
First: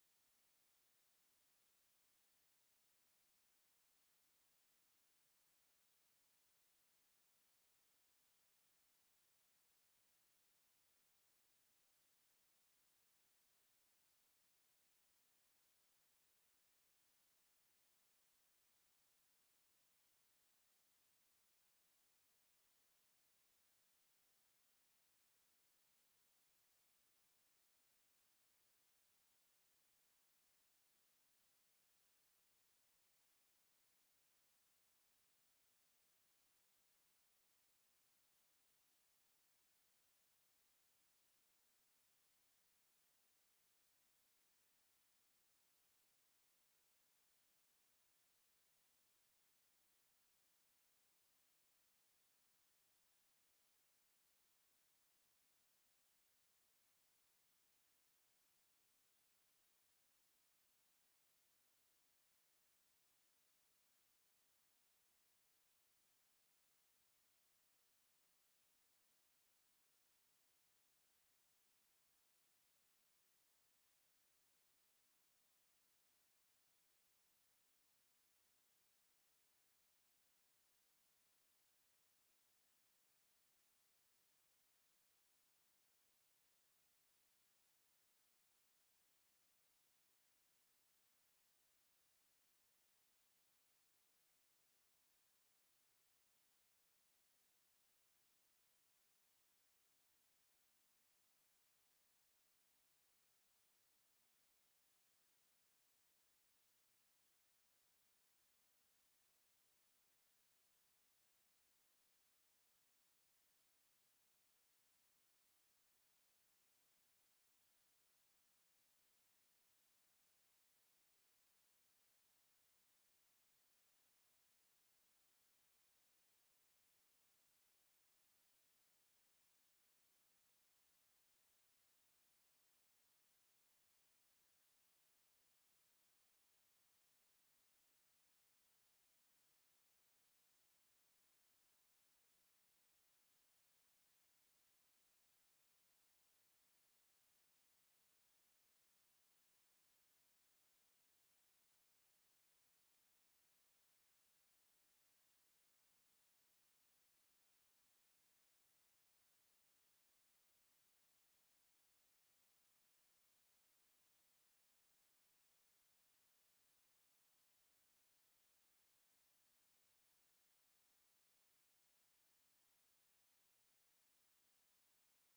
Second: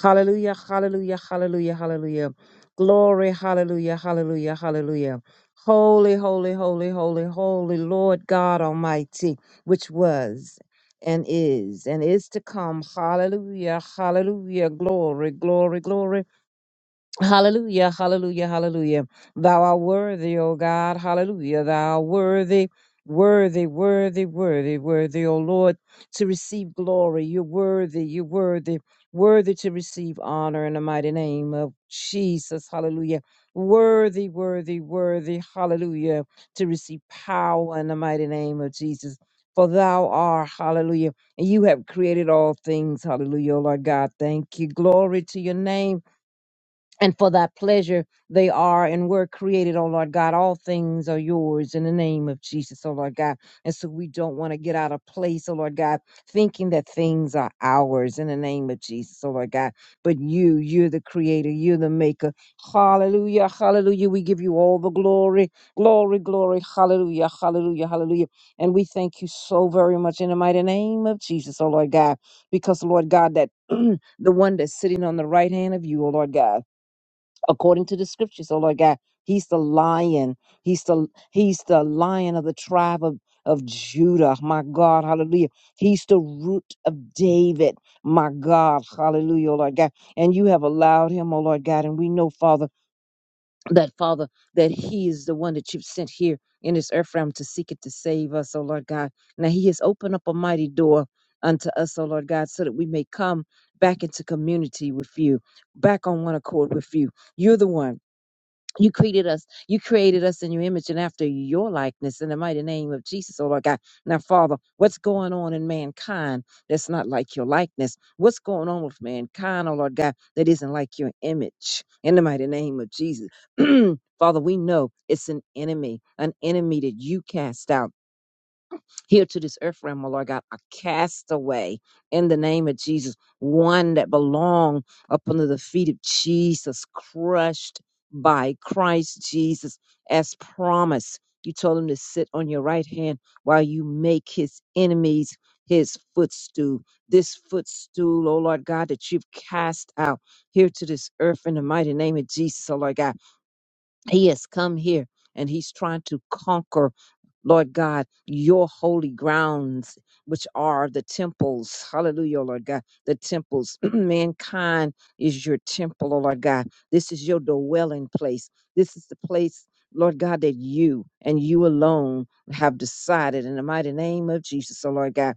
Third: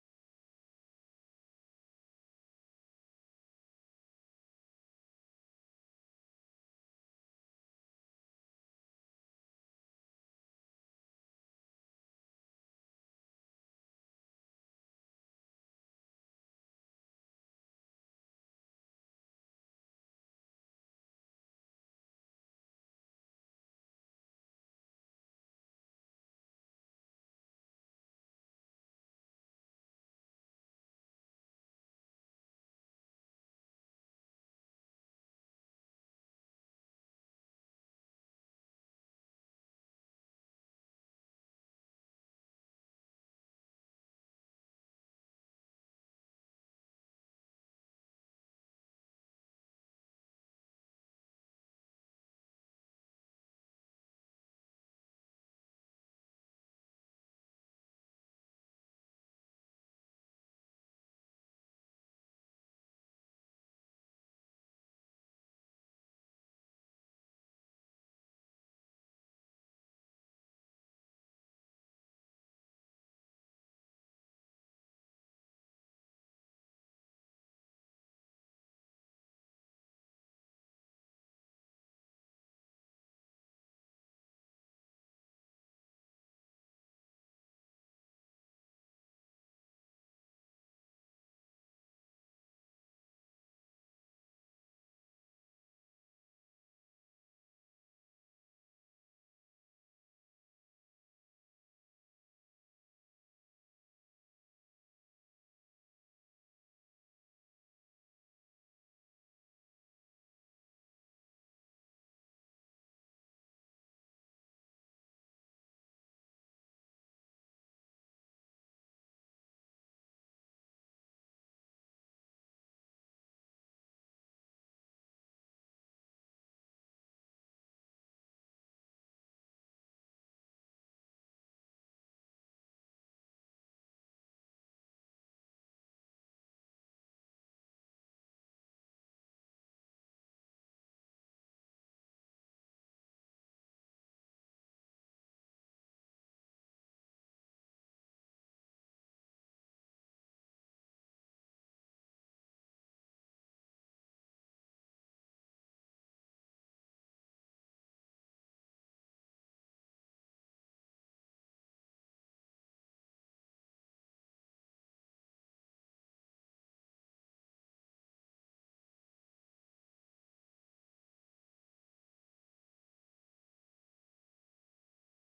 C: Hallelujah, hallelujah, hallelujah, hallelujah. Glory, hallelujah, hallelujah, hallelujah. Holy, holy, holy, holy, holy Lord God Almighty, which was and is and is to come. Hallelujah, hallelujah. Glory, glory, glory. Hallelujah, hallelujah, hallelujah. Thou art worthy, O God, hallelujah. Thou art worthy, worthy, worthy, worthy, worthy, O Lord, to receive glory. You're worthy, you're worthy, worthy to receive honor in the mighty name of Jesus, hallelujah. Worthy, worthy, worthy, hallelujah, to receive power in the mighty name of Jesus. For thou art, hallelujah, and you have created all things, hallelujah, O Lord God. Thank you. Glory to your name and for thy pleasure they are and were created, oh Lord God. All things are yours in the name of Jesus, oh Lord God. And so we don't want to get out of place, oh Lord God, thinking that things are ours in the name of Jesus, oh Lord God. But you, you're the creator, you're the maker. Hallelujah, hallelujah. We give you all the glory, glory, glory. Hallelujah, hallelujah, hallelujah. And we thank you so very much in the mighty name of Jesus, oh Lord God, because, Lord God, that the one that's sitting on the right hand of you, oh Lord God according to the scriptures. So Lord God, He's the lion. He's the He's the lion of the tribe of, of Judah. My God, hallelujah. He's the root of David. My God, hallelujah, oh Lord God. And you have allowed him, oh Lord God. And we know, Father, that Father, that He is the one that you've sent here in this earth realm to seek it to save us, oh Lord God. Now He has opened up a mighty door unto us, oh Lord God, so that we may come back into community with you, back on one accord with you. You're the one. You created us. You created us in your image and after your likeness in the mighty name of Jesus, oh Lord God. Now, Father, what's going on in mankind that's not like your likeness? What's going on with mankind, oh Lord God, that isn't like your image in the mighty name of Jesus? Father, we know it's an enemy, an enemy that you cast out here to this earth realm, oh Lord God, a castaway in the name of Jesus, one that belong up under the feet of Jesus, crushed by Christ Jesus as promised. You told him to sit on your right hand while you make his enemies his footstool. This footstool, oh Lord God, that you've cast out here to this earth in the mighty name of Jesus, oh Lord God. He has come here and he's trying to conquer, Lord God, your holy grounds, which are the temples. Hallelujah, oh Lord God. The temples. Mankind is your temple, oh Lord God. This is your dwelling place. This is the place. Lord God, that you and you alone have decided in the mighty name of Jesus, oh Lord God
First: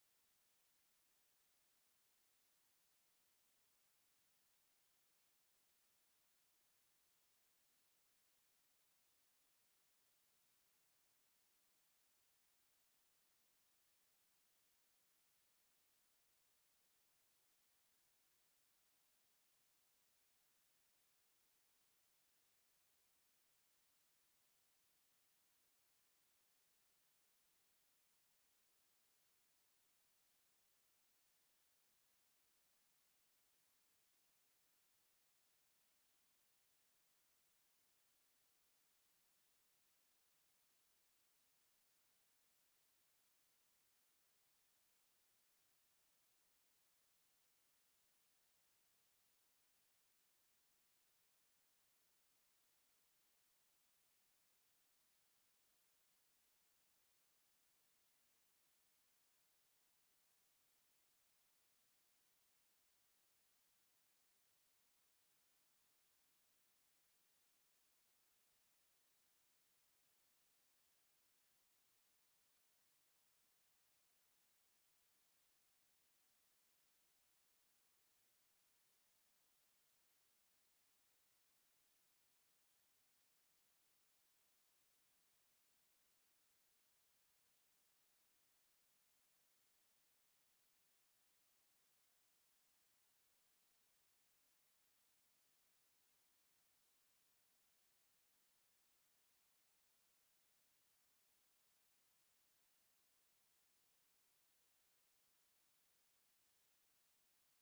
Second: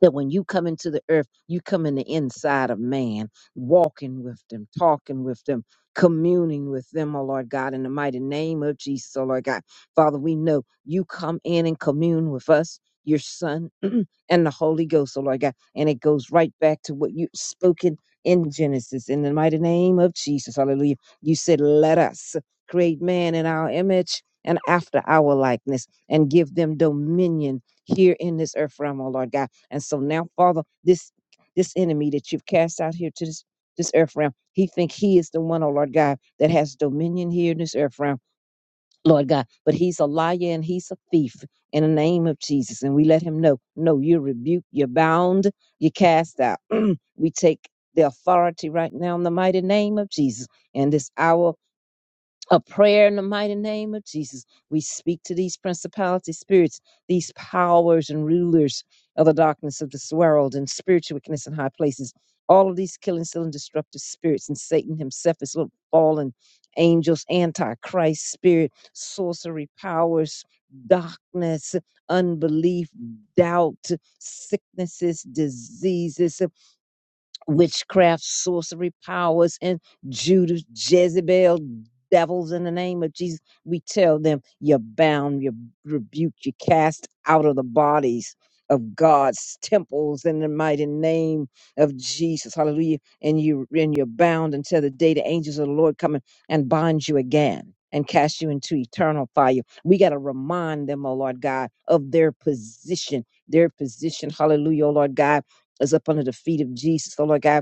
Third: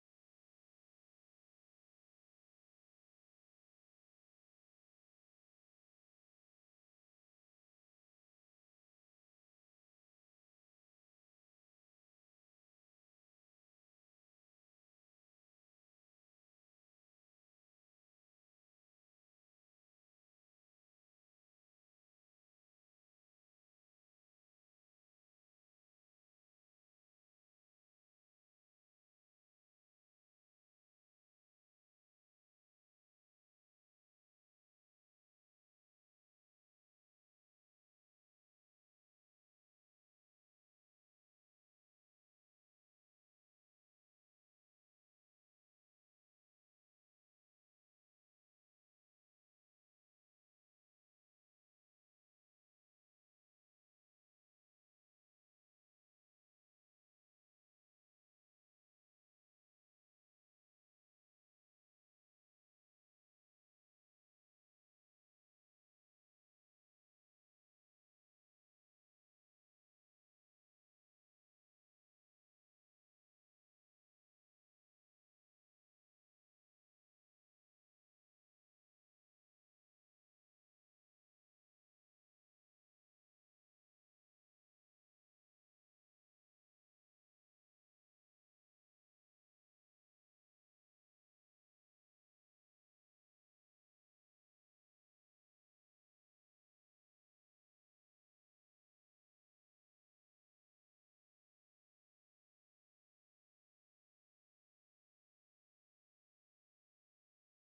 C: that when you come into the earth, you come in the inside of man, walking with them, talking with them, communing with them, oh Lord God, in the mighty name of Jesus, oh Lord God. Father, we know you come in and commune with us, your son and the Holy Ghost, oh Lord God. And it goes right back to what you spoken in Genesis, in the mighty name of Jesus, hallelujah. You said, Let us create man in our image and after our likeness and give them dominion here in this earth realm, oh Lord God and so now, Father, this this enemy that you've cast out here to this this earth realm, he think he is the one, oh Lord God, that has dominion here in this earth realm, Lord God. But he's a liar and he's a thief in the name of Jesus. And we let him know, no, you're rebuked, you're bound, you're cast out. we take the authority right now in the mighty name of Jesus. And this hour a prayer in the mighty name of Jesus. We speak to these principality spirits, these powers and rulers of the darkness of this world and spiritual wickedness in high places. All of these killing, stealing, destructive spirits, and Satan himself his little fallen angels, antichrist spirit, sorcery powers, darkness, unbelief, doubt, sicknesses, diseases witchcraft, sorcery powers, and Judas, Jezebel, devils in the name of Jesus. We tell them, you're bound, you're rebuked, you're cast out of the bodies of God's temples in the mighty name of Jesus. Hallelujah. And you and you're bound until the day the angels of the Lord come and and bind you again. And cast you into eternal fire. We got to remind them, oh Lord God, of their position, their position. Hallelujah, oh Lord God us up under the feet of Jesus, oh Lord God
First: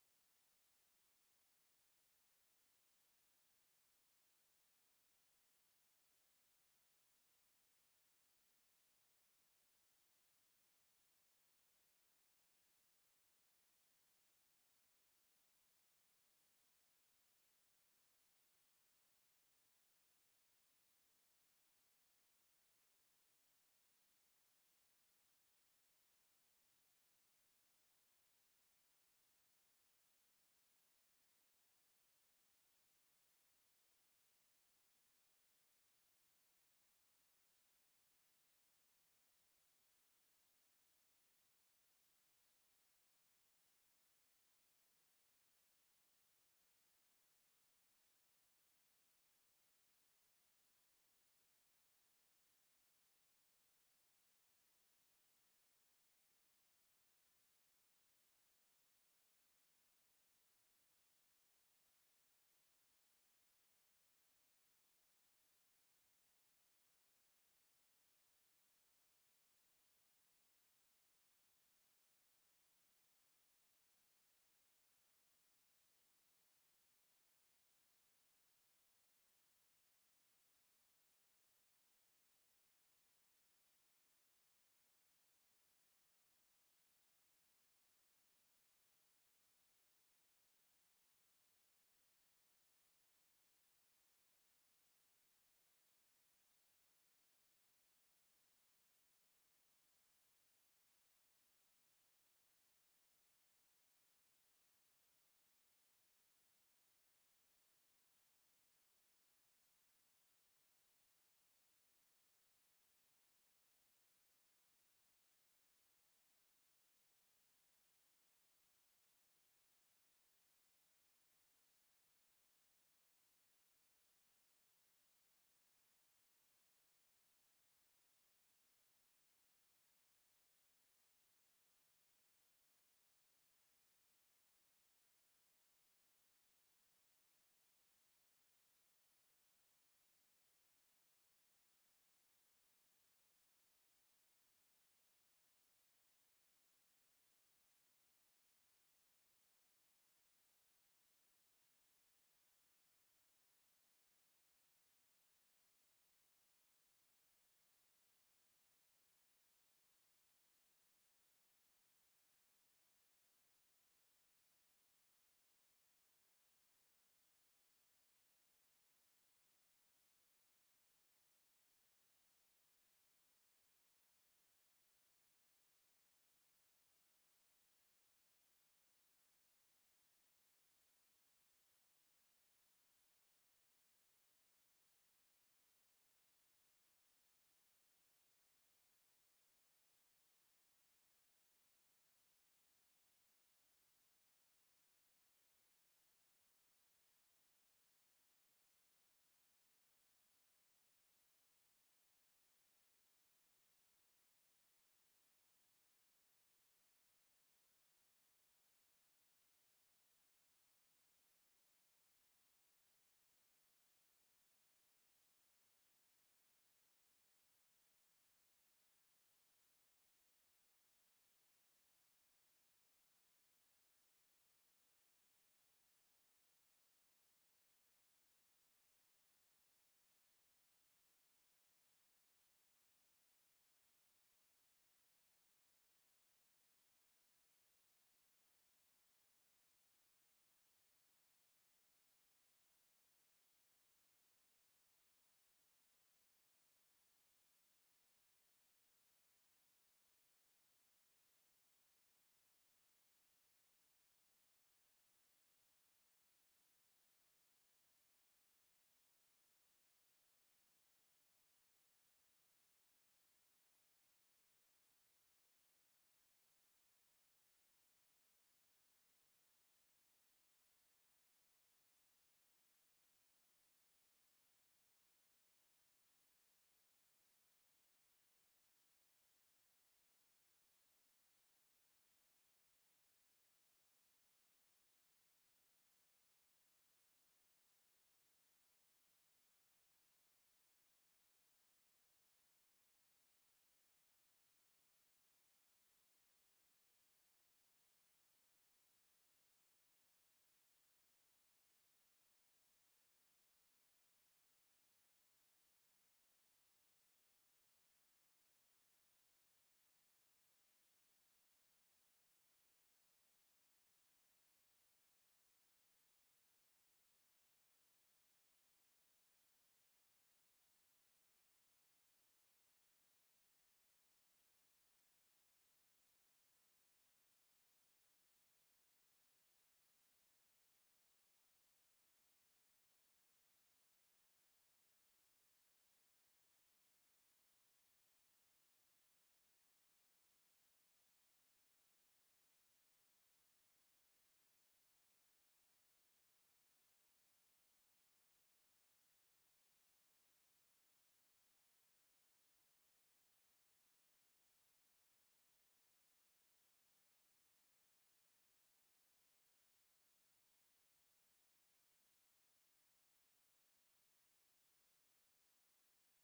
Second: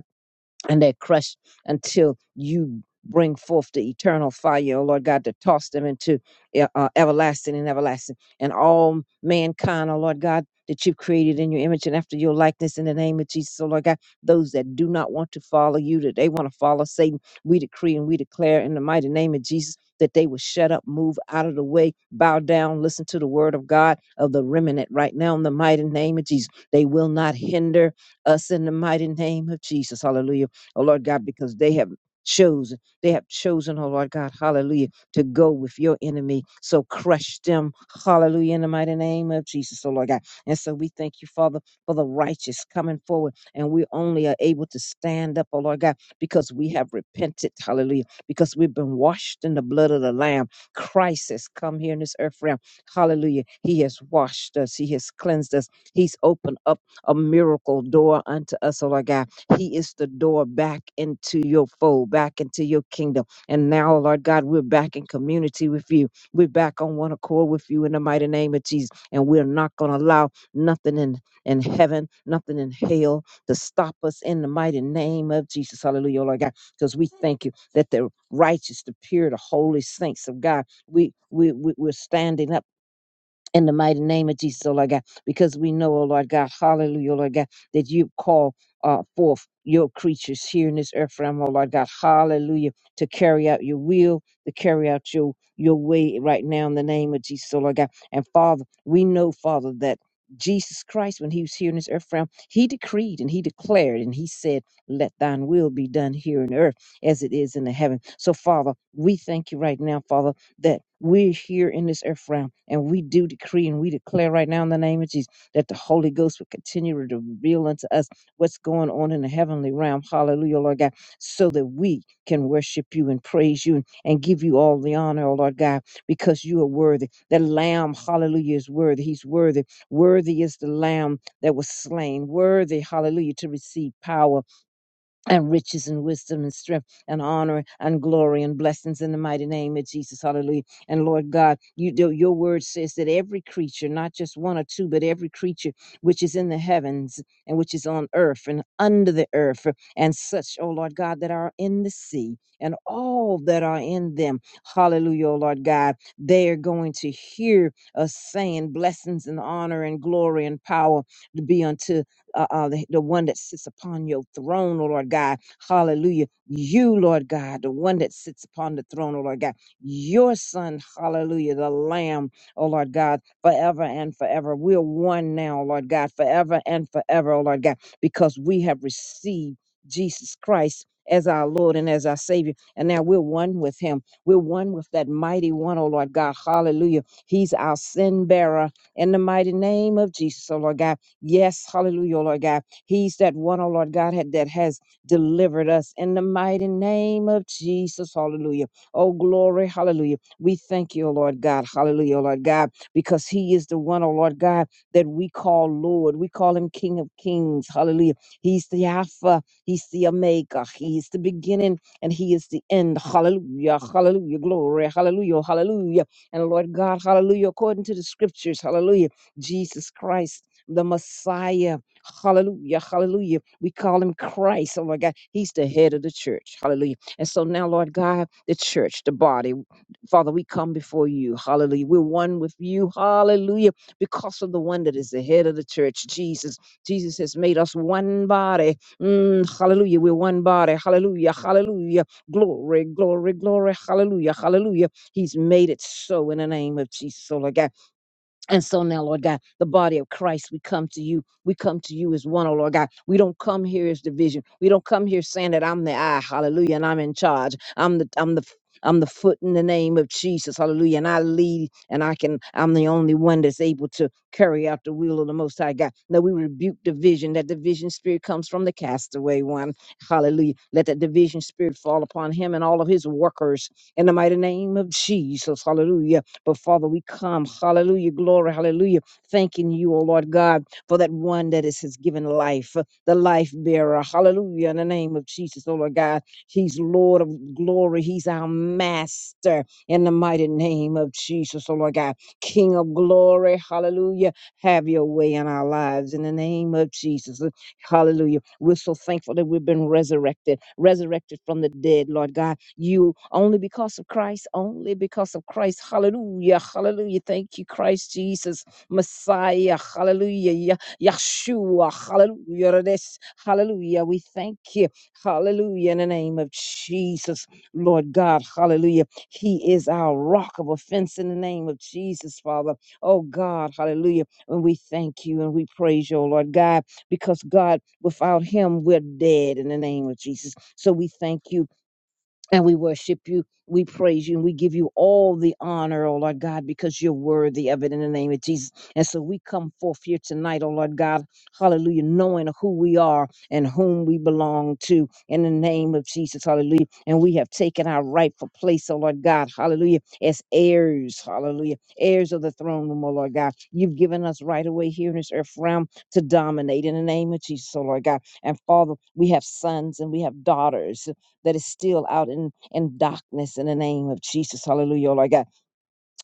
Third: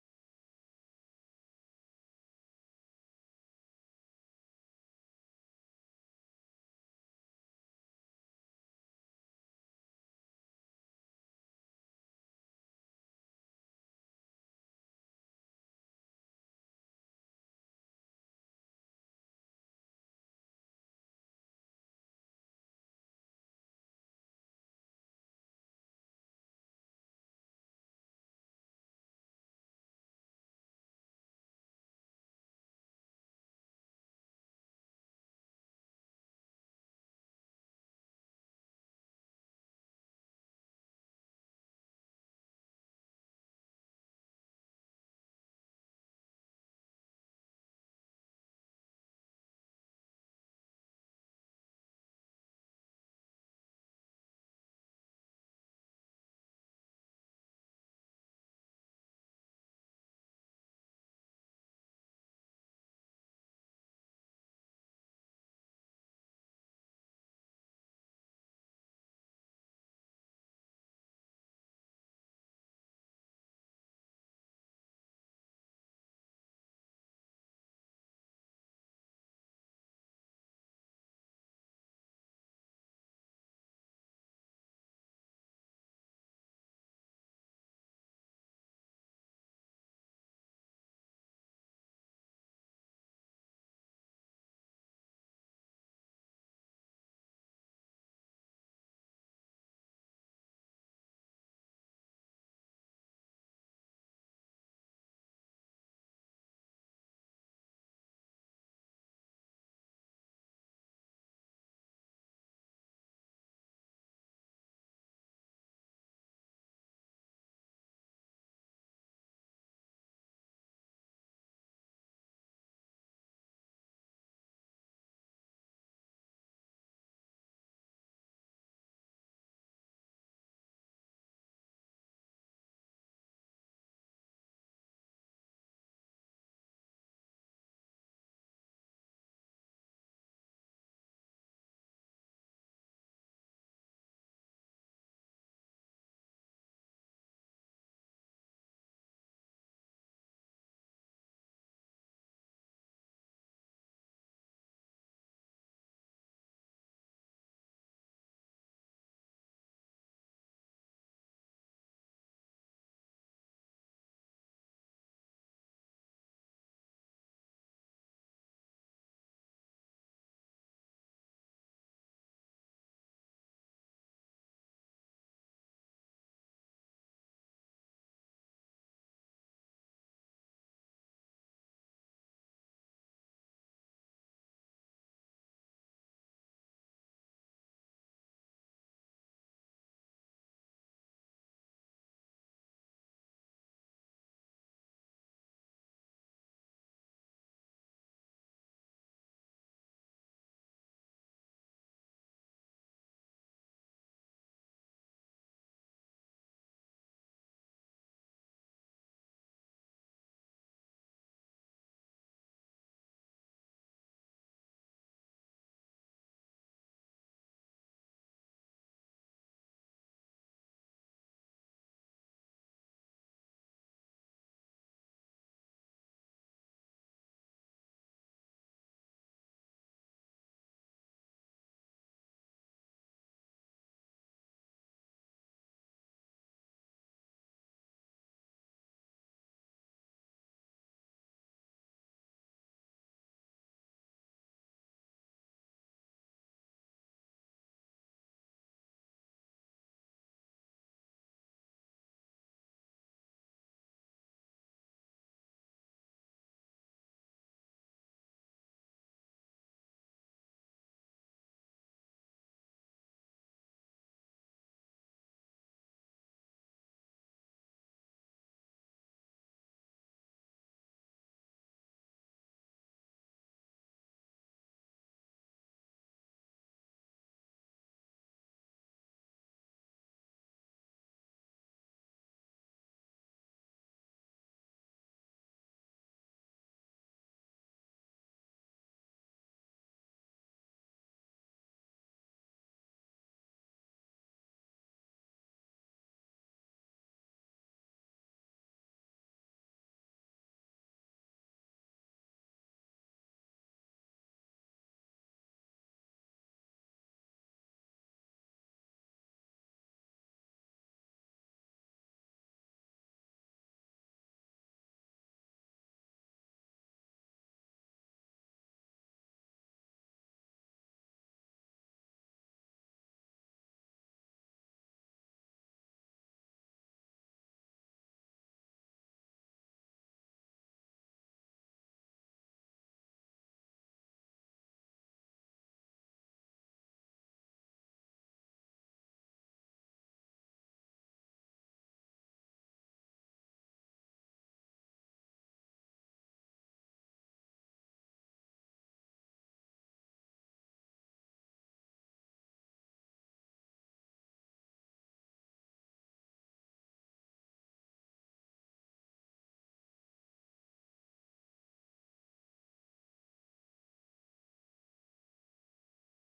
C: and they're crushed until you bring forth the eternal fire, oh Lord God, to toss them into e- uh, everlasting and everlasting. And all mankind, oh Lord God, that you've created in your image and after your likeness in the name of Jesus, oh Lord God, those that do not want to follow you, that they want to follow Satan, we decree and we declare in the mighty name of Jesus that they will shut up, move out of the way, bow down, listen to the word of God of the remnant right now in the mighty name of Jesus. They will not hinder us in the mighty name of Jesus. Hallelujah oh Lord God, because they have chosen, they have chosen, oh Lord God, hallelujah, to go with your enemy. So crush them, hallelujah, in the mighty name of Jesus, oh Lord God. And so we thank you, Father, for the righteous coming forward. And we only are able to stand up, oh Lord God, because we have repented, hallelujah, because we've been washed in the blood of the Lamb. Christ has come here in this earth realm, hallelujah. He has washed us, He has cleansed us, He's opened up a miracle door unto us, oh Lord God. He is the door back into your fold, back into your kingdom. And now, Lord God, we're back in community with you. We're back on one accord with you in the mighty name of Jesus. And we're not going to allow nothing in, in heaven, nothing in hell to stop us in the mighty name of Jesus. Hallelujah, Lord God. Because we thank you that the righteous, the pure, the holy saints of God, we, we, we we're standing up in the mighty name of Jesus, oh Lord God, because we know, oh Lord God, hallelujah, oh Lord God, that you call uh, forth your creatures here in this earth realm, oh Lord God, hallelujah, to carry out your will, to carry out your your way right now in the name of Jesus, oh Lord God. And Father, we know, Father, that Jesus Christ, when he was here in this earth realm, he decreed and he declared and he said, Let thine will be done here on earth as it is in the heaven. So, Father, we thank you right now, Father that we're here in this earth realm and we do decree and we declare right now in the name of Jesus that the Holy Ghost will continue to reveal unto us what's going on in the heavenly realm. Hallelujah, Lord God, so that we can worship you and praise you and, and give you all the honor, oh Lord God, because you are worthy. The Lamb, hallelujah, is worthy. He's worthy. Worthy is the Lamb that was slain. Worthy, hallelujah, to receive power and riches and wisdom and strength and honor and glory and blessings in the mighty name of Jesus. Hallelujah. And Lord God, you do, your word says that every creature, not just one or two, but every creature which is in the heavens and which is on earth and under the earth and such, oh Lord God, that are in the sea and all that are in them. Hallelujah, oh Lord God. They are going to hear us saying blessings and honor and glory and power to be unto uh, uh, the, the one that sits upon your throne, oh Lord God. Hallelujah. You, Lord God, the one that sits upon the throne, oh Lord God. Your son, hallelujah, the lamb, oh Lord God, forever and forever. We're one now, Lord God, forever and forever, oh Lord God, because we have received Jesus Christ as our Lord and as our Savior. And now we're one with him. We're one with that mighty one, oh Lord God. Hallelujah. He's our sin bearer in the mighty name of Jesus, oh Lord God. Yes, hallelujah, O Lord God. He's that one, oh Lord God, had, that has delivered us in the mighty name of Jesus. Hallelujah. Oh, glory, hallelujah. We thank you, O Lord God. Hallelujah, O Lord God, because he is the one, oh Lord God, that we call Lord. We call him King of Kings. Hallelujah. He's the Alpha. He's the Omega. He's the beginning and he is the end. Hallelujah. Hallelujah. Glory. Hallelujah. Hallelujah. And Lord God, hallelujah. According to the scriptures, hallelujah. Jesus Christ the Messiah. Hallelujah. Hallelujah. We call him Christ. Oh my God. He's the head of the church. Hallelujah. And so now, Lord God, the church, the body, Father, we come before you. Hallelujah. We're one with you. Hallelujah. Because of the one that is the head of the church, Jesus. Jesus has made us one body. Mm, hallelujah. We're one body. Hallelujah. Hallelujah. Glory, glory, glory. Hallelujah. Hallelujah. He's made it so in the name of Jesus. Oh, Lord God. And so now, Lord God, the body of Christ, we come to you. We come to you as one, oh Lord God. We don't come here as division. We don't come here saying that I'm the eye, hallelujah, and I'm in charge. I'm the I'm the i I'm the foot in the name of Jesus, hallelujah. And I lead and I can I'm the only one that's able to carry out the will of the most high God. Now we rebuke division. That division spirit comes from the castaway one. Hallelujah. Let that division spirit fall upon him and all of his workers in the mighty name of Jesus. Hallelujah. But Father, we come, hallelujah, glory, hallelujah, thanking you, O Lord God, for that one that is, has given life, uh, the life bearer, hallelujah, in the name of Jesus, O Lord God. He's Lord of glory, He's our master in the mighty name of Jesus, O Lord God. King of glory, hallelujah, have your way in our lives in the name of Jesus. Hallelujah. We're so thankful that we've been resurrected, resurrected from the dead, Lord God you only because of Christ, only because of Christ. Hallelujah. Hallelujah. Thank you, Christ Jesus, Messiah. Hallelujah. Ya- Yahshua. Hallelujah. This- Hallelujah. We thank you. Hallelujah. In the name of Jesus, Lord God. Hallelujah. He is our rock of offense in the name of Jesus, Father. Oh God, hallelujah. And we thank you and we praise you, oh Lord God, because God, without him, we're dead in the name of Jesus. So we thank you and we worship you, we praise you, and we give you all the honor, oh Lord God, because you're worthy of it in the name of Jesus. And so we come forth here tonight, oh Lord God, hallelujah, knowing who we are and whom we belong to in the name of Jesus, hallelujah. And we have taken our rightful place, oh Lord God, hallelujah, as heirs, hallelujah, heirs of the throne room, oh Lord God. You've given us right away here in this earth realm to dominate in the name of Jesus, oh Lord God. And Father, we have sons and we have daughters that is still out in, in darkness in the name of Jesus. Hallelujah, Lord God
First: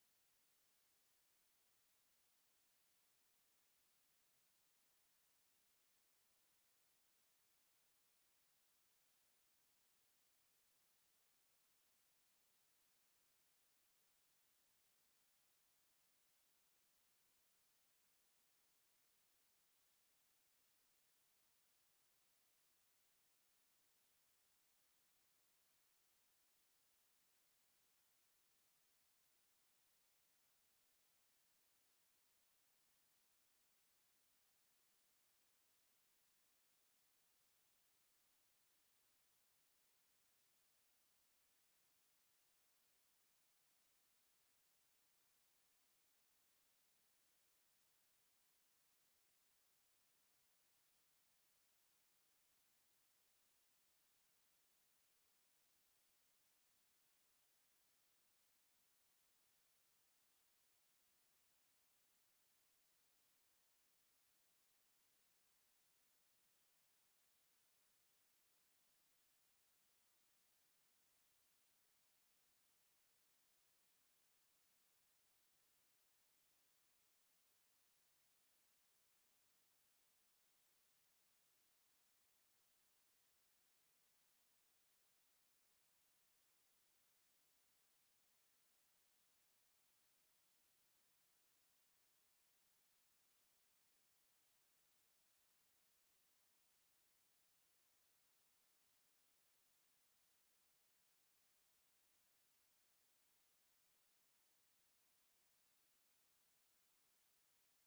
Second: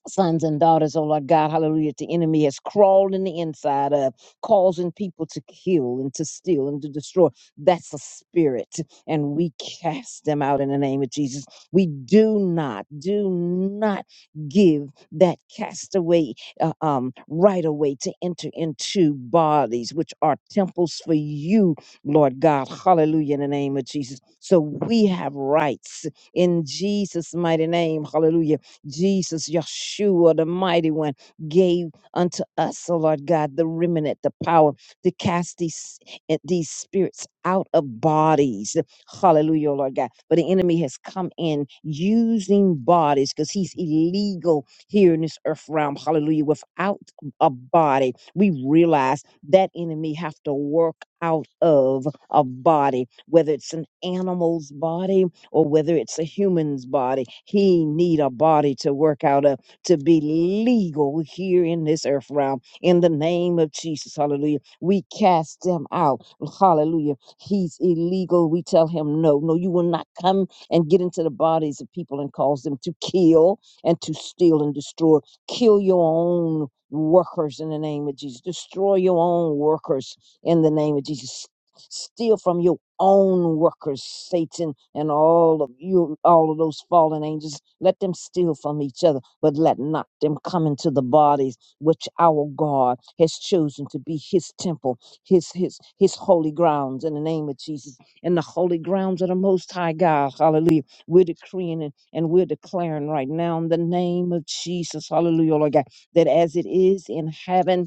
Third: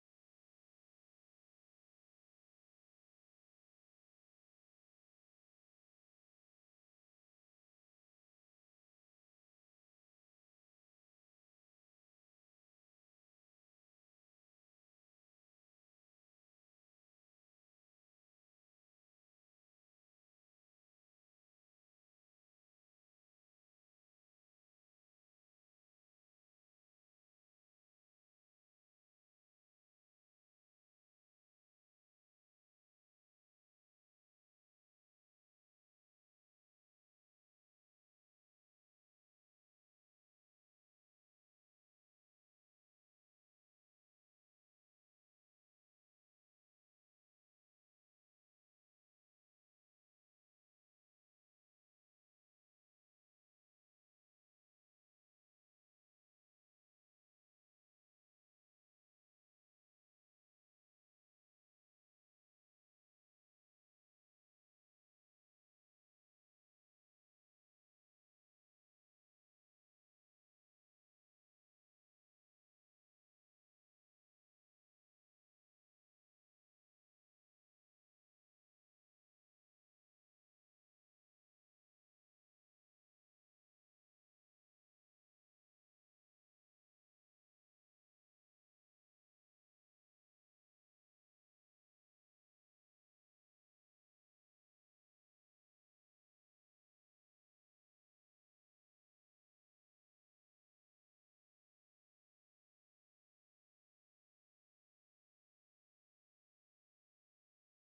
C: sons and daughters, oh Lord God, hallelujah, the enemy has crawled in the inside of, causing people to kill and to steal and to destroy. That's a spirit, and we cast them out in the name of Jesus. We do not, do not give that castaway uh, um, right away to enter into bodies, which are temples for you, Lord God, hallelujah, in the name of Jesus. So we have rights in Jesus' mighty name, hallelujah Jesus, Yeshua, the mighty one, gave unto us, oh Lord God, the remnant, the power to cast these, eh, these spirits out of bodies. Hallelujah, oh Lord God. But the enemy has come in using bodies because he's illegal here in this earth realm. Hallelujah. Without a body, we realize that enemy have to work out of a body, whether it's an animal's body, or whether it's a human's body. He need a body to work out of to be legal here in this earth realm. In the name of Jesus, hallelujah. We cast them out. Hallelujah. He's illegal. We tell him no. No, you will not come and get into the bodies of people and cause them to kill and to steal and destroy. Kill your own workers in the name of Jesus. Destroy your own workers in the name of Jesus. Steal from your own workers, Satan, and all of you, all of those fallen angels. Let them steal from each other, but let not them come into the bodies which our God has chosen to be His temple, His His His holy grounds. In the name of Jesus, in the holy grounds of the Most High God, Hallelujah. We're decreeing and, and we're declaring right now in the name of Jesus, Hallelujah, Lord God, that as it is in heaven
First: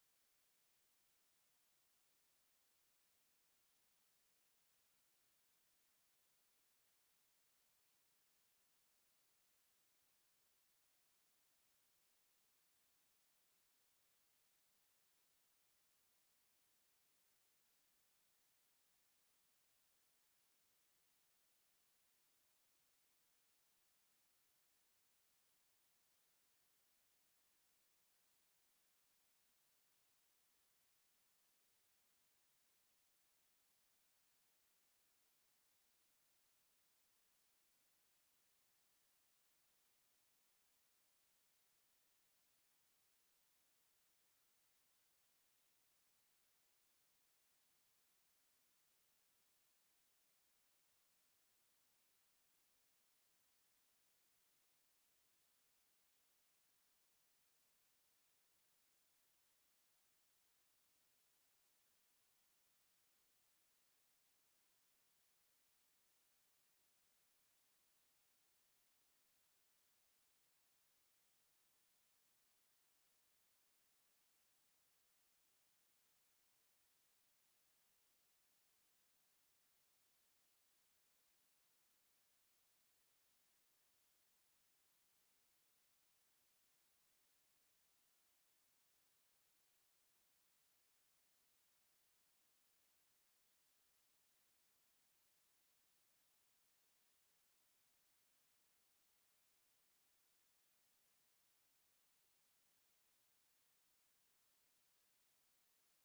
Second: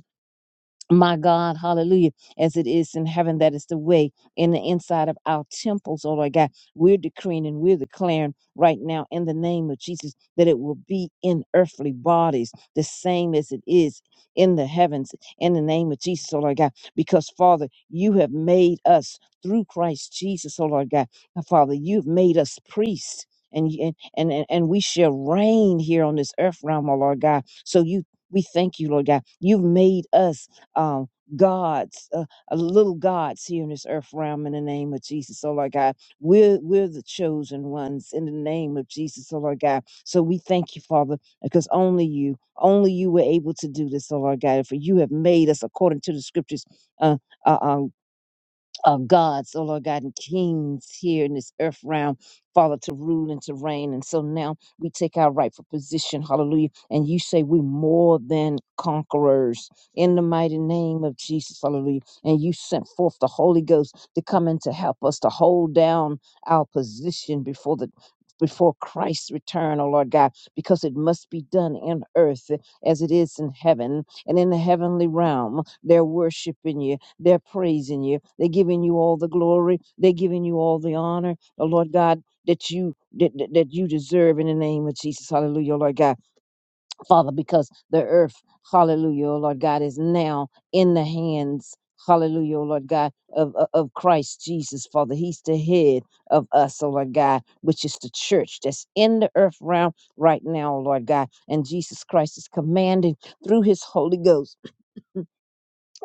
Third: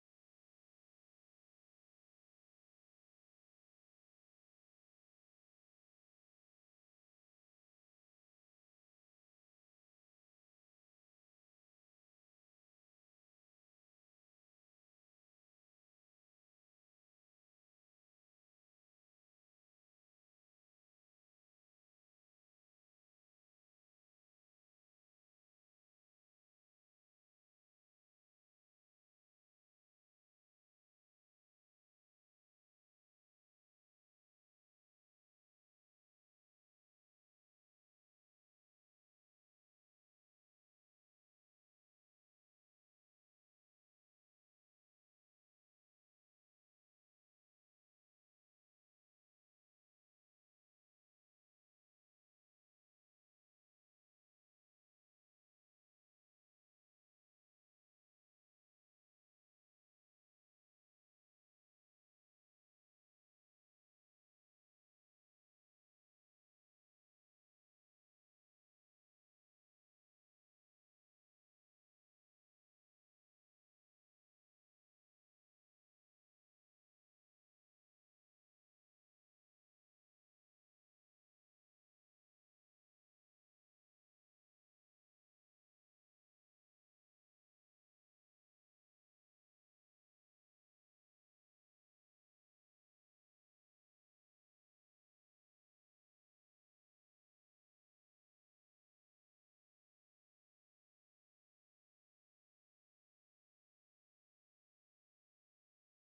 C: my God, hallelujah, as it is in heaven, that is the way in the inside of our temples, oh Lord God. We're decreeing and we're declaring right now in the name of Jesus that it will be in earthly bodies, the same as it is in the heavens, in the name of Jesus, oh Lord God. Because, Father, you have made us through Christ Jesus, oh Lord God. And Father, you've made us priests. And, you- and and and we shall reign here on this earth realm, oh Lord God. So you we thank you, Lord God. You've made us um, gods, uh, uh, little gods here in this earth realm in the name of Jesus, oh Lord God. We're, we're the chosen ones in the name of Jesus, oh Lord God. So we thank you, Father, because only you, only you were able to do this, oh Lord God. For you have made us according to the scriptures. Uh, uh, uh, uh, gods, oh Lord God, and kings here in this earth realm, Father, to rule and to reign. And so now we take our rightful position, hallelujah. And you say we're more than conquerors in the mighty name of Jesus, hallelujah. And you sent forth the Holy Ghost to come in to help us to hold down our position before the before Christ's return, oh Lord God, because it must be done in earth as it is in heaven and in the heavenly realm. They're worshiping you they're praising you. They're giving you all the glory. They're giving you all the honor. The Lord God that you that, that that you deserve in the name of Jesus. Hallelujah, oh Lord God. Father, because the earth, hallelujah, oh Lord God, is now in the hands, hallelujah, oh Lord God, of, of of Christ Jesus, Father. He's the head of us, oh Lord God, which is the church that's in the earth realm right now, oh Lord God. And Jesus Christ is commanding through his Holy Ghost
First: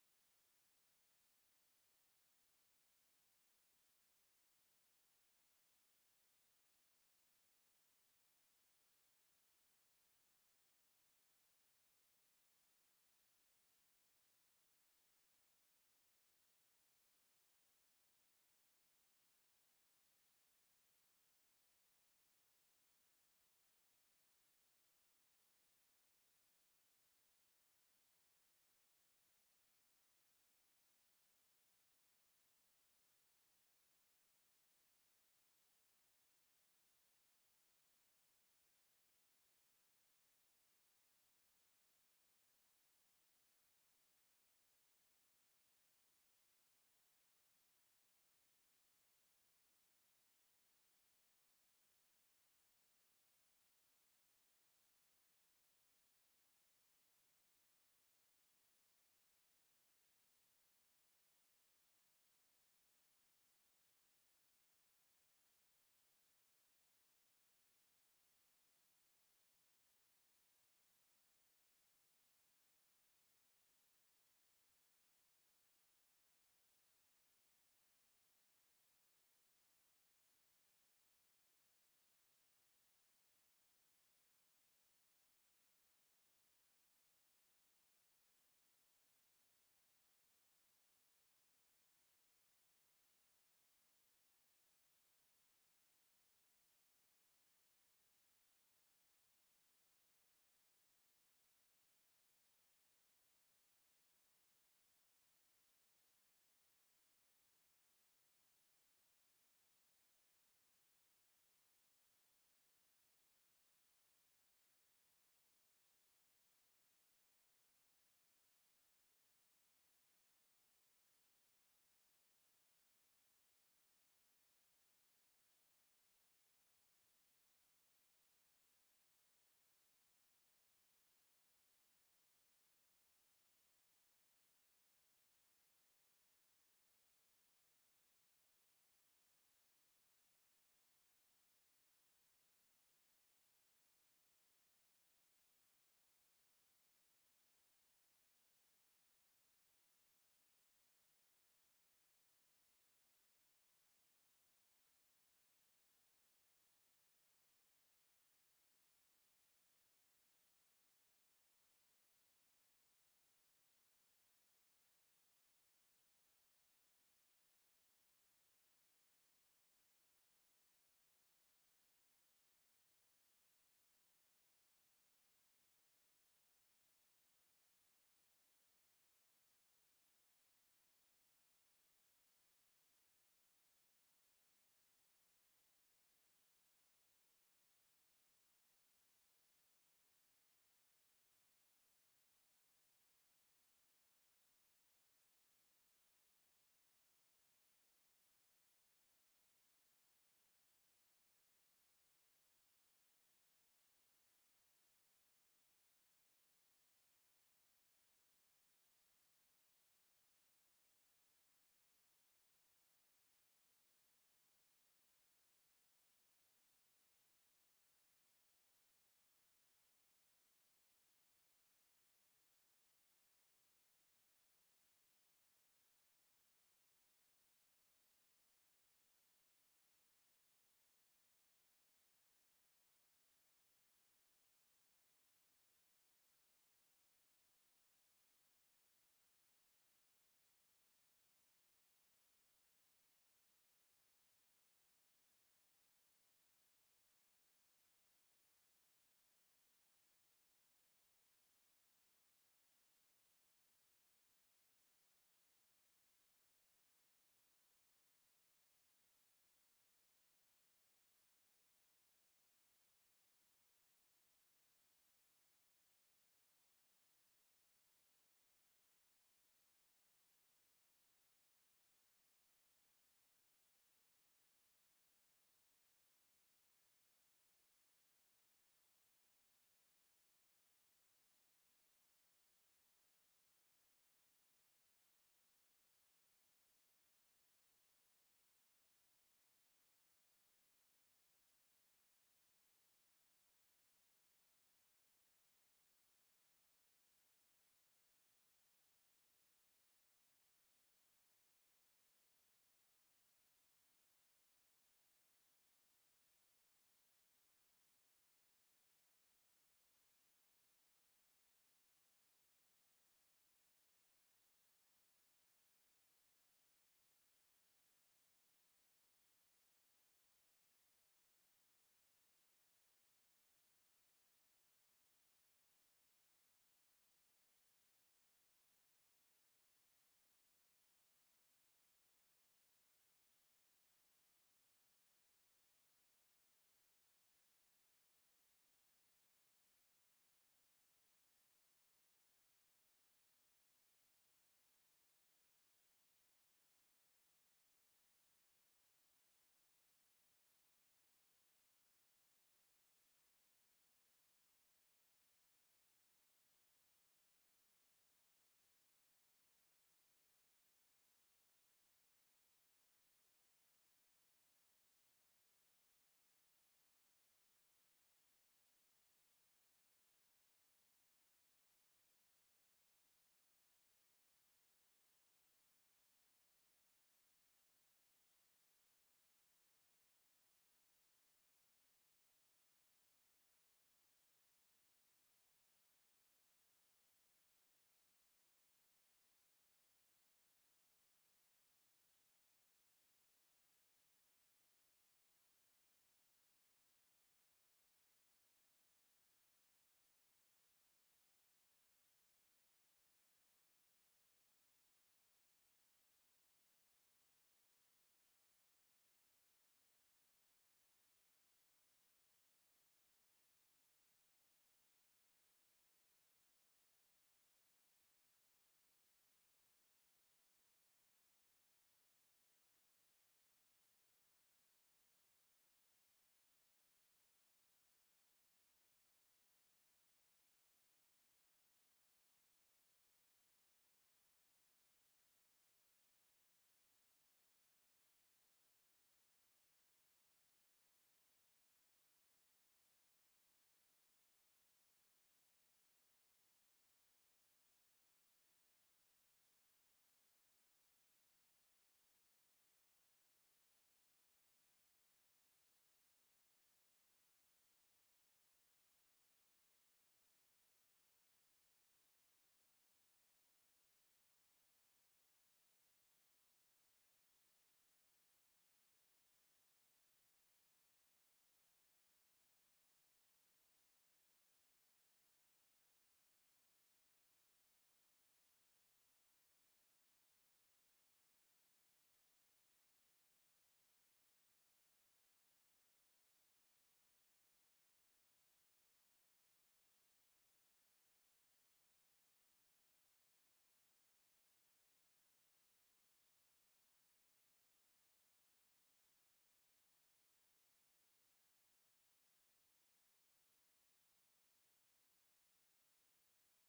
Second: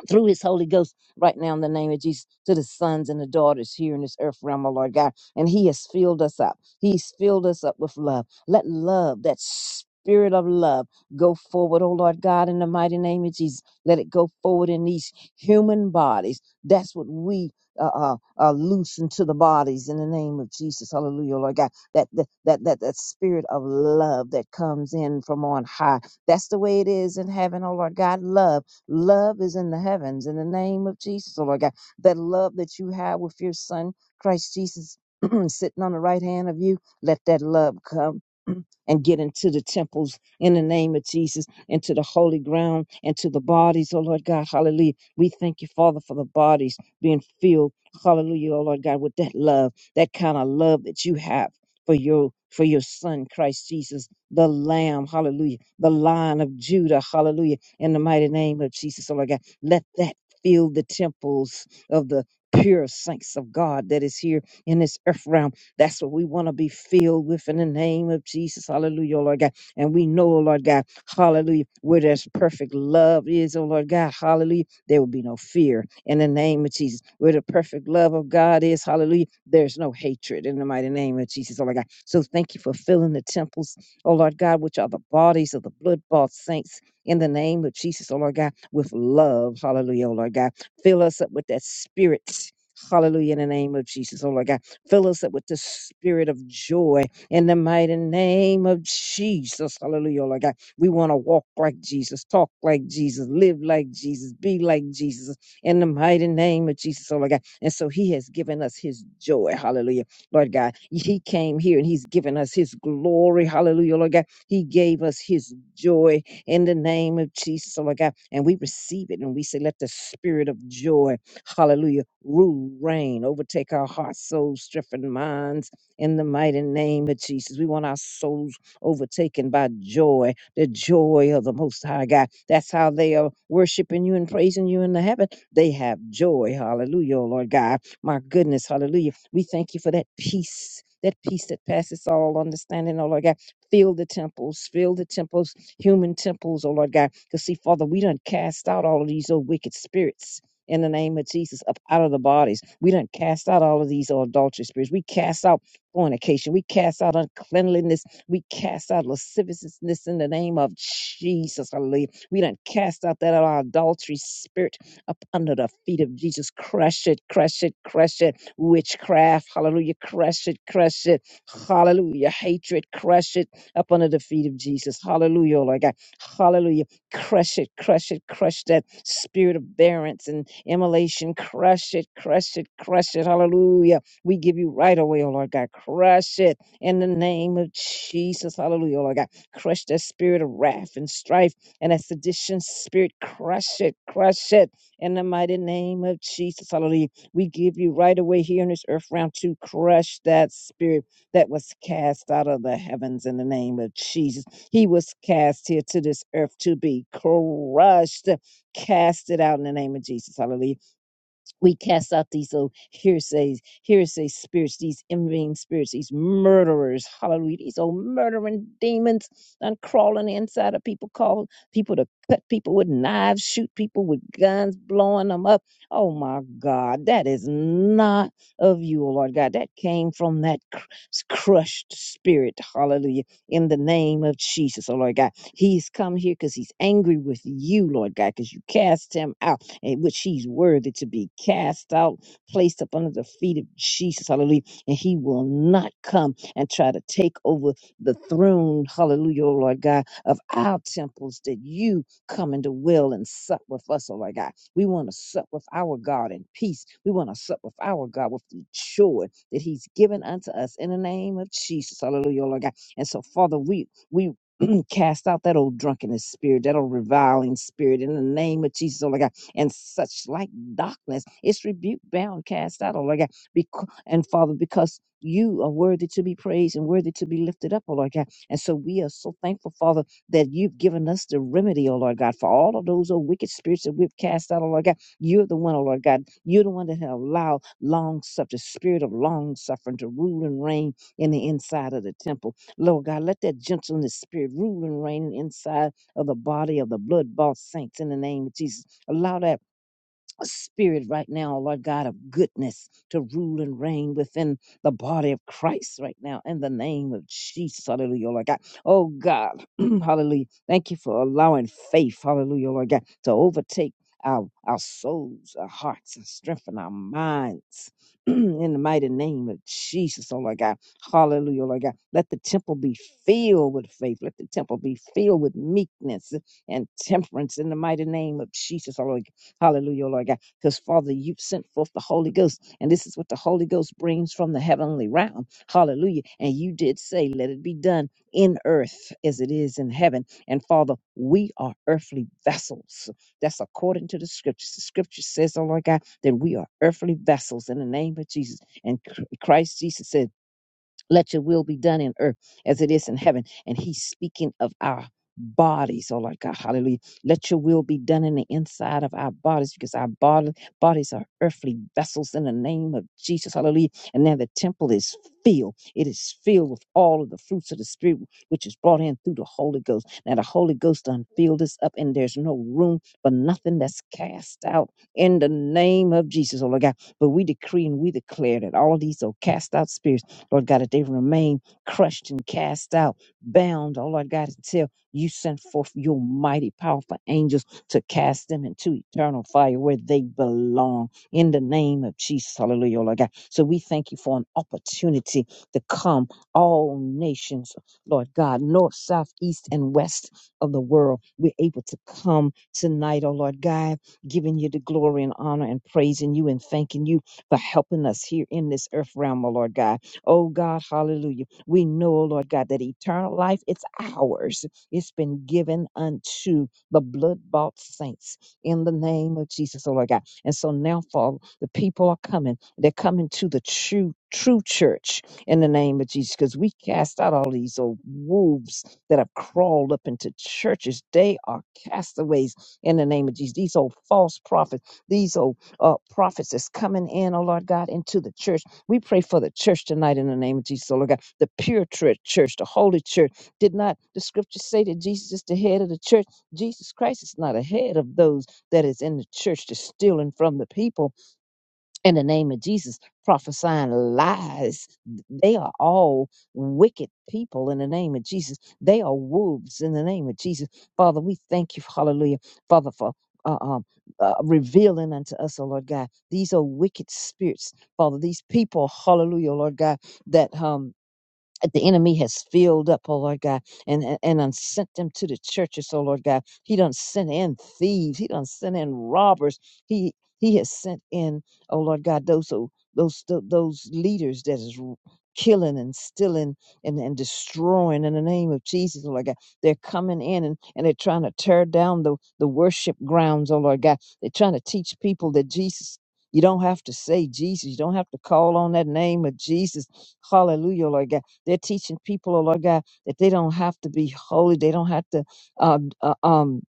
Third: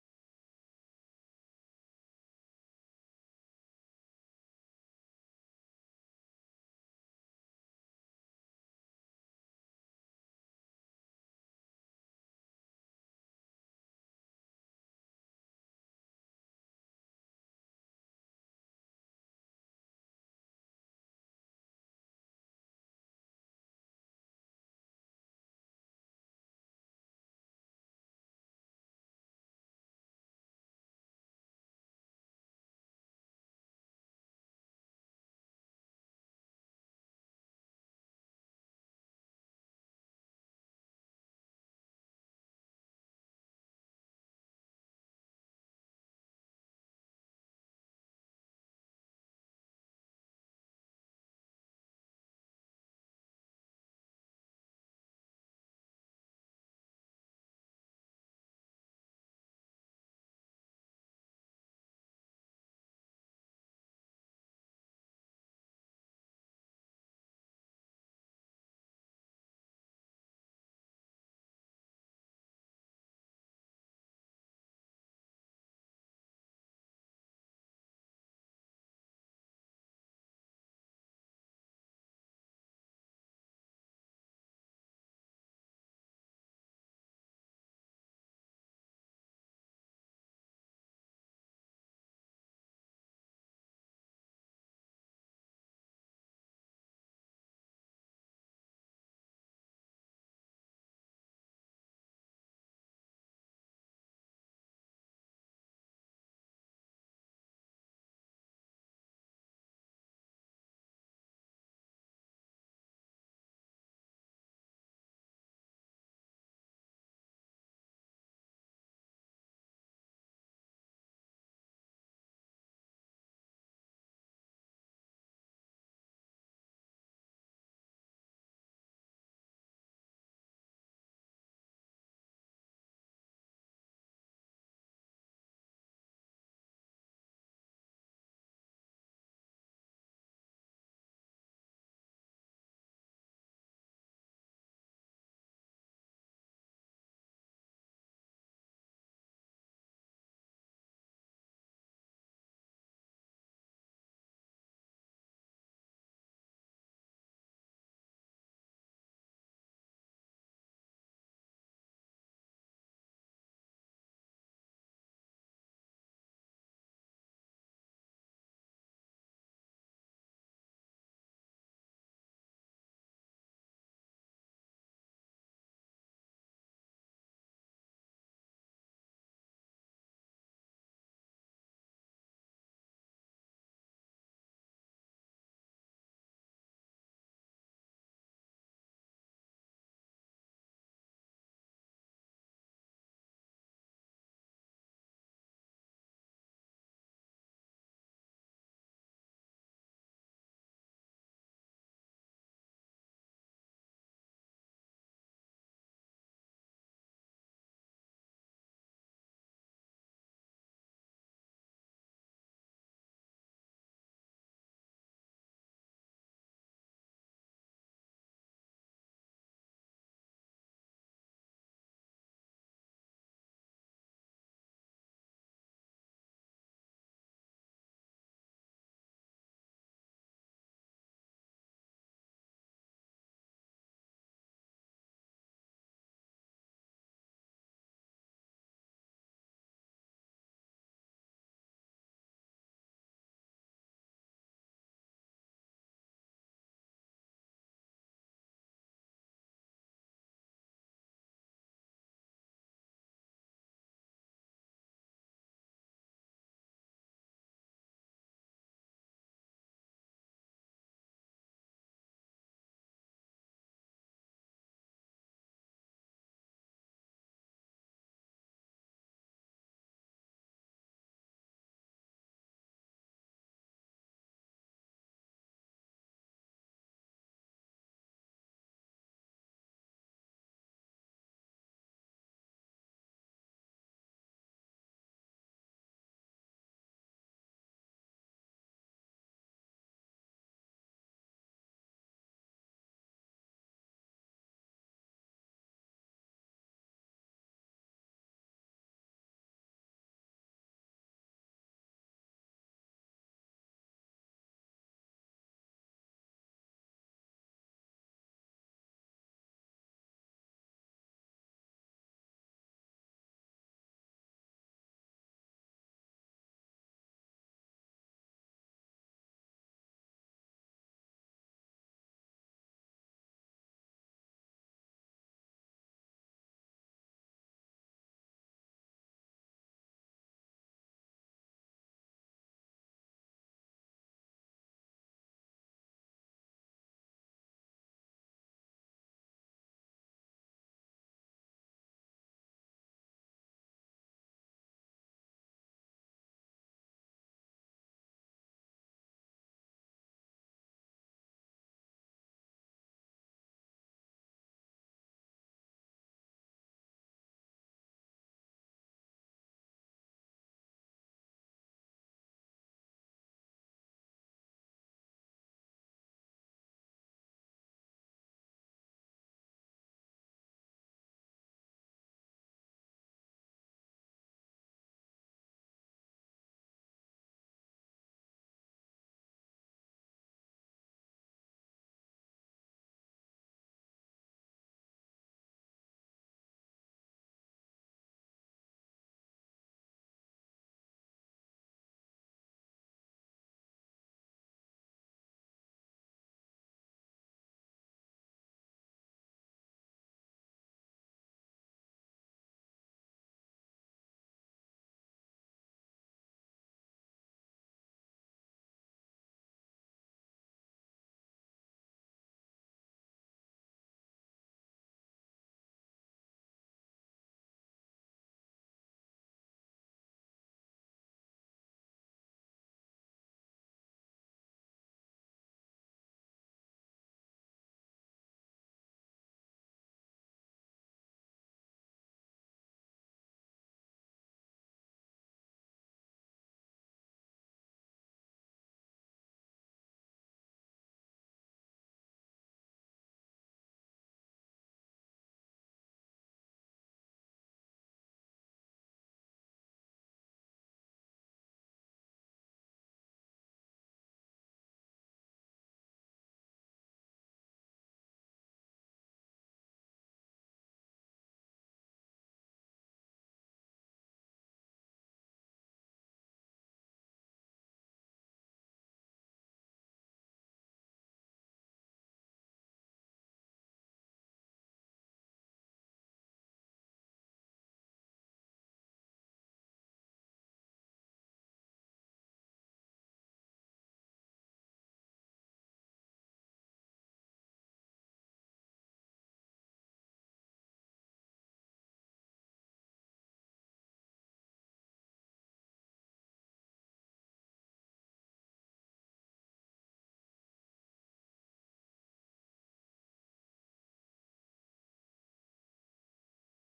C: through his Holy Ghost right now in the name of Jesus to the sons and the daughters here in this earth realm, oh Lord God. And he has filled us up. He's filled us up with love. Let love, that spirit of love, go forward, oh Lord God, in the mighty name of Jesus. Let it go forward in these human bodies. That's what we uh, uh, uh, loosen to the bodies in the name of Jesus. Hallelujah, oh Lord God. That, that, that, that, that spirit of love that comes in from on high. That's the way it is in heaven, oh Lord God. Love Love is in the heavens in the name of Jesus, oh Lord God. That love that you have with your son, Christ Jesus, sitting on the right hand of you, let that love come and get into the temples in the name of Jesus, into the holy ground, into the bodies, oh Lord God. Hallelujah. We thank you, Father, for the bodies being filled. Hallelujah, oh Lord God, with that love, that kind of love that you have for your for your son Christ Jesus, the Lamb, hallelujah, the Lion of Judah, hallelujah in the mighty name of Jesus, oh Lord God. Let that fill the temples of the pure saints of God that is here in this earth realm. That's what we want to be filled with in the name of Jesus. Hallelujah, oh Lord God. And we know, oh Lord God, hallelujah, where there's perfect love is, oh Lord God, hallelujah, there will be no fear in the name of Jesus. Where the perfect love of God is, hallelujah, there's no hatred in the mighty name of Jesus, oh Lord God. So thank you for filling the temples, oh Lord God, which are the bodies of the blood bought saints in the name of Jesus, oh Lord God, with love. Hallelujah, oh Lord God. Fill us up with that spirit. Hallelujah, in the name of Jesus, oh Lord God. Fill us up with the spirit of joy in the mighty name of Jesus. Hallelujah, oh Lord God. We want to walk like Jesus, talk like Jesus, live like Jesus, be like Jesus in the mighty name of Jesus, oh Lord God. And so he has given us his joy. Hallelujah, Lord God. He came here and he's given us his glory. Hallelujah, oh, Lord God. He gave us his joy in the name of Jesus, oh my God. And we receive it and we say, let the spirit of joy, hallelujah, rule, reign, overtake our hearts, souls, strength, and minds in the mighty name of Jesus. We want our souls overtaken by joy, the joy of the Most High God. That's how they are worshiping you and praising you in the heaven. They have joy, hallelujah, oh Lord God. My goodness, hallelujah. We thank you for that peace. That peace that passes all understanding, oh Lord God. Fill the temples, fill the temples human temples, oh Lord God. Because see, Father, we done cast out all of these old wicked spirits in the name of Jesus up out of the bodies. We done cast out all of these old adultery spirits. We cast out fornication. We cast out uncleanliness. We cast out lasciviousness in the name of Jesus. Hallelujah. We done cast out that our adultery spirit up under the feet of Jesus. Crush it, crush it, crush it. Witchcraft, hallelujah. Crush it, crush it. Hallelujah. Hatred, crush it up under the feet of Jesus. Hallelujah, oh Lord God. Hallelujah. Crush it, crush it, crush that spirit of barrenness and immolation. Crush it, crush it, crush it. Hallelujah. We give you right away, oh Lord God. Crush it in the name of Jesus. Hallelujah, oh Lord God. Crush that spirit of wrath and strife and that sedition spirit. Crush it, crush it in the mighty name of Jesus. Hallelujah. We give you right away here in this earth round to crush that spirit that was cast out of the heavens in the name of Jesus. He was cast here to this earth to be crushed, Cast it out in the name of Jesus. Hallelujah we cast out these little hearsays, hearsay spirits, these envying spirits, these murderers, hallelujah, these old murdering demons and crawling inside of people, call people to cut people with knives, shoot people with guns, blowing them up. Oh my God, that is not of you, oh Lord God. That came from that cr- crushed spirit, hallelujah, in the name of Jesus, oh Lord God. He's come here because he's angry with you, Lord God, because you cast him out in which he's worthy to be cast out, placed up under the feet of Jesus, hallelujah. And he will not come and try to take over the throne, hallelujah, oh Lord God, of our temples that you come and dwell and sup with us, oh Lord God. We want to sup with our God in peace. We want to sup with our God with the joy that he's given unto us in the name of Jesus, hallelujah, oh Lord God. And so, Father, we, we, cast out that old drunkenness spirit, that old reviling spirit in the name of Jesus. Oh, God and such like darkness. It's rebuked, bound, cast out, oh Lord God. Becau- and Father, because you are worthy to be praised and worthy to be lifted up, oh Lord God. And so we are so thankful, Father, that you've given us the remedy, oh Lord God, for all of those oh, wicked spirits that we've cast out, oh Lord God. You're the one, oh Lord God. You're the one that have allowed long suffering, spirit of long suffering to rule and reign in the inside of the temple. Lord God, let that gentleness spirit rule and reign inside of the body of the blood bought saints in the name of Jesus. Allow that spirit right now, Lord God, of goodness to rule and reign within the body of Christ right now in the name of Jesus. Hallelujah, Lord God. Oh God, hallelujah. Thank you for allowing faith, hallelujah, Lord God, to overtake our, our souls, our hearts, and strengthen our minds. In the mighty name of Jesus, oh Lord God. Hallelujah, Lord God. Let the temple be filled with faith. Let the temple be filled with meekness and temperance in the mighty name of Jesus, oh Lord Hallelujah, Lord God. Because, Father, you've sent forth the Holy Ghost, and this is what the Holy Ghost brings from the heavenly realm. Hallelujah. And you did say, Let it be done in earth as it is in heaven. And, Father, we are earthly vessels. That's according to the scriptures. The scripture says, Oh, Lord God, that we are earthly vessels in the name of Jesus. And Christ Jesus said, let your will be done in earth as it is in heaven. And he's speaking of our bodies. Oh, Lord God, hallelujah. Let your will be done in the inside of our bodies because our body, bodies are earthly vessels in the name of Jesus. Hallelujah. And now the temple is filled. It is filled with all of the fruits of the Spirit, which is brought in through the Holy Ghost. Now the Holy Ghost done filled us up, and there's no room for nothing that's cast out in the name of Jesus. Oh, Lord God. But we decree and we declare that all of these are cast out spirits Lord God, that they remain crushed and cast out, bound. Oh, Lord God, until you send forth your mighty, powerful angels to cast them into eternal fire where they belong in the name of Jesus. Hallelujah, oh, Lord God. So we thank you for an opportunity to come, all nations, Lord God, north, south, east, and west of the world. We're able to come tonight, oh Lord God, giving you the glory and honor and praising you and thanking you for helping us here in this earth realm, oh Lord God Oh God, hallelujah. We know, oh Lord God, that eternal life, it's ours. It's been given unto the blood bought saints in the name of Jesus, oh Lord God. And so now, Father, the people are coming. They're coming to the true, true church in the name of Jesus because we cast out all these old wolves that have crawled up into churches. They are castaways in the name of Jesus. These old false prophets, these old uh, prophets that's coming in, oh Lord God, into the church we pray for the church tonight in the name of Jesus, oh Lord God, the pure church, church, the holy church. Did not the scriptures say that Jesus is the head of the church? Jesus Christ is not ahead of those that is in the church, that's stealing from the people in the name of Jesus, prophesying lies. They are all wicked people in the name of Jesus. They are wolves in the name of Jesus. Father, we thank you, hallelujah, Father, for uh, um, uh, revealing unto us, oh Lord God, these are wicked spirits, Father. These people, hallelujah, Lord God, that um that the enemy has filled up, oh Lord God, and, and, and done sent them to the churches, oh Lord God. He done sent in thieves, he done sent in robbers. He he has sent in, oh Lord God, those who those tho- those leaders that is r- killing and stealing and, and destroying in the name of Jesus, oh Lord God. They're coming in and, and they're trying to tear down the, the worship grounds, oh Lord God. They're trying to teach people that Jesus you don't have to say Jesus. You don't have to call on that name of Jesus. Hallelujah, Lord God they're teaching people, oh Lord God, that they don't have to be holy. They don't have to uh, uh, um,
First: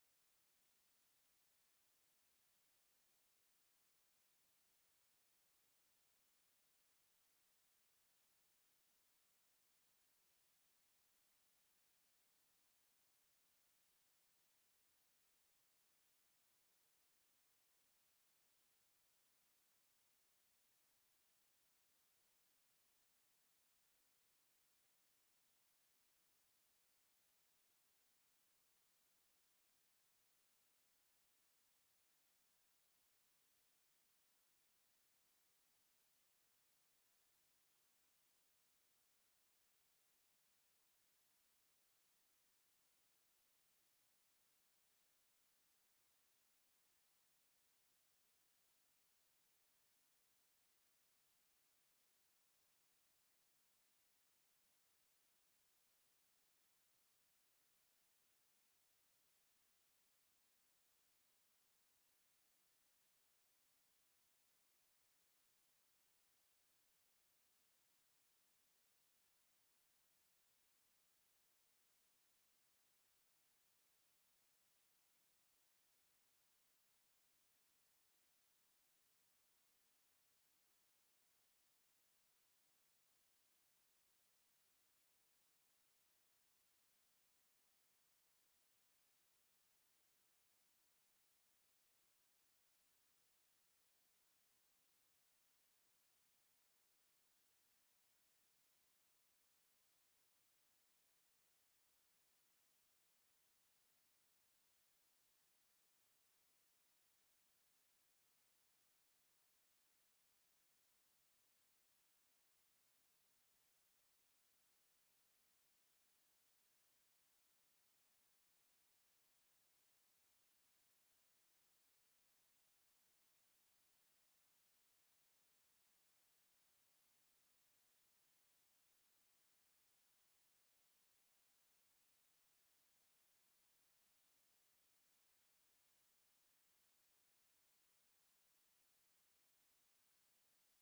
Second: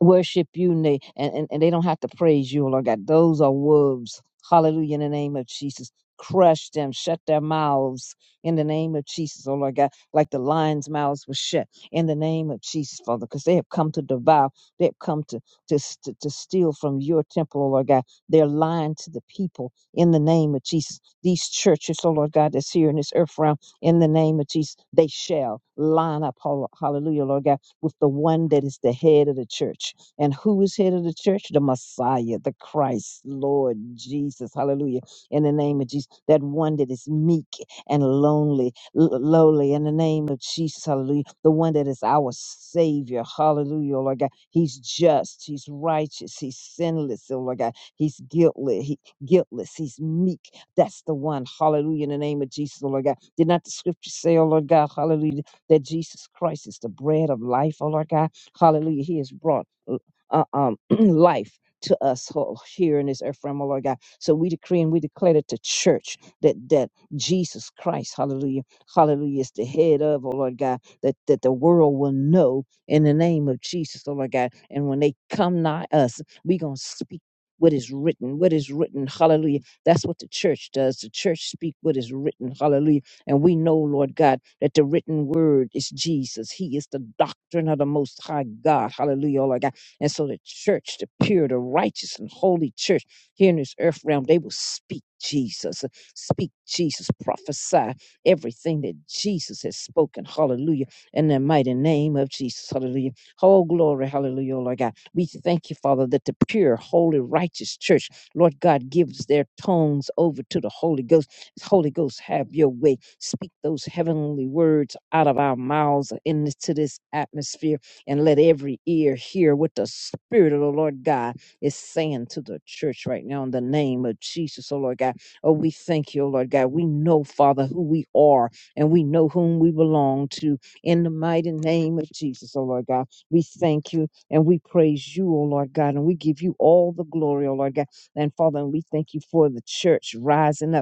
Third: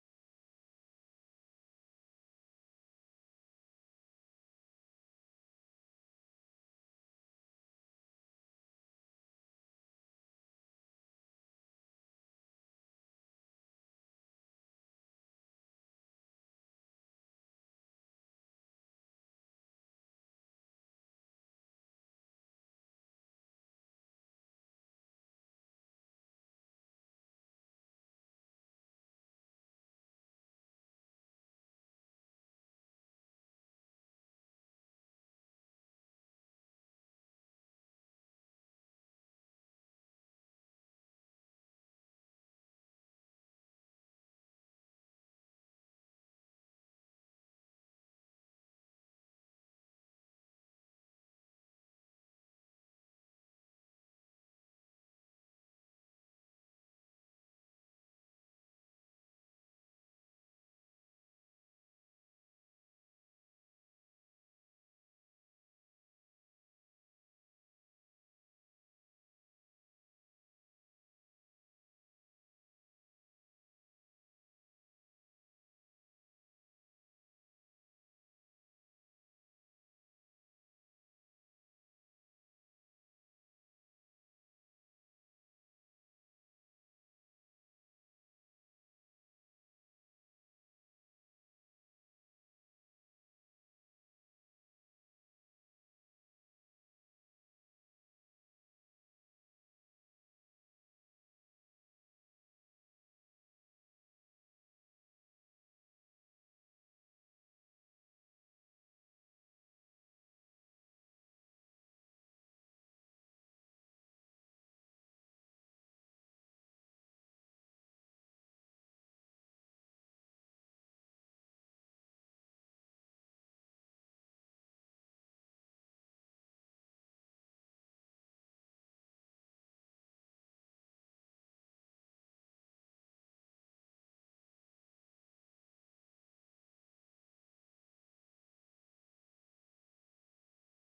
C: worship you and they, and, and, and they don't have to praise you, Lord God. Those are wolves. Hallelujah. In the name of Jesus. Crush them, shut their mouths in the name of Jesus, oh Lord God, like the lion's mouths were shut in the name of Jesus, Father, because they have come to devour, they have come to, to, s- to, to steal from your temple, oh Lord God. They're lying to the people in the name of Jesus. These churches, oh Lord God, that's here in this earth realm, in the name of Jesus, they shall line up, hall- hallelujah, Lord God with the one that is the head of the church. And who is head of the church? The Messiah, the Christ, Lord Jesus. Hallelujah. In the name of Jesus, that one that is meek and lonely, l- lowly. In the name of Jesus, hallelujah. The one that is our Savior. Hallelujah, oh Lord God. He's just, he's righteous, he's sinless, oh Lord God. He's guiltless, he, guiltless, he's meek. That's the one. Hallelujah. In the name of Jesus, oh Lord God. Did not the scripture say, oh Lord God, hallelujah? that Jesus Christ is the bread of life, oh Lord God. Hallelujah. He has brought uh, uh, um, life to us oh, here in this earth realm, oh Lord God. So we decree and we declare that the church, that that Jesus Christ, hallelujah, hallelujah, is the head of, oh Lord God, that, that the world will know in the name of Jesus, oh Lord God. And when they come nigh us, we going to speak. What is written, what is written, hallelujah. That's what the church does. The church speak what is written, hallelujah and we know, Lord God, that the written word is Jesus. He is the doctrine of the Most High God. Hallelujah, Lord God. And so the church, the pure, the righteous, and holy church here in this earth realm, they will speak Jesus, speak Jesus, prophesy everything that Jesus has spoken. Hallelujah. In the mighty name of Jesus. Hallelujah. Oh, glory. Hallelujah, Lord God. We thank you, Father, that the pure, holy, righteous church, Lord God, gives their tongues over to the Holy Ghost Holy Ghost, have your way. Speak those heavenly words out of our mouths into this atmosphere, and let every ear hear what the Spirit of the Lord God is saying to the church right now in the name of Jesus, oh Lord God. Oh, we thank you, oh Lord God. We know, Father, who we are, and we know whom we belong to in the mighty name of Jesus, oh Lord God. We thank you and we praise you, oh Lord God, and we give you all the glory, oh Lord God. And Father, we thank you for the church rising up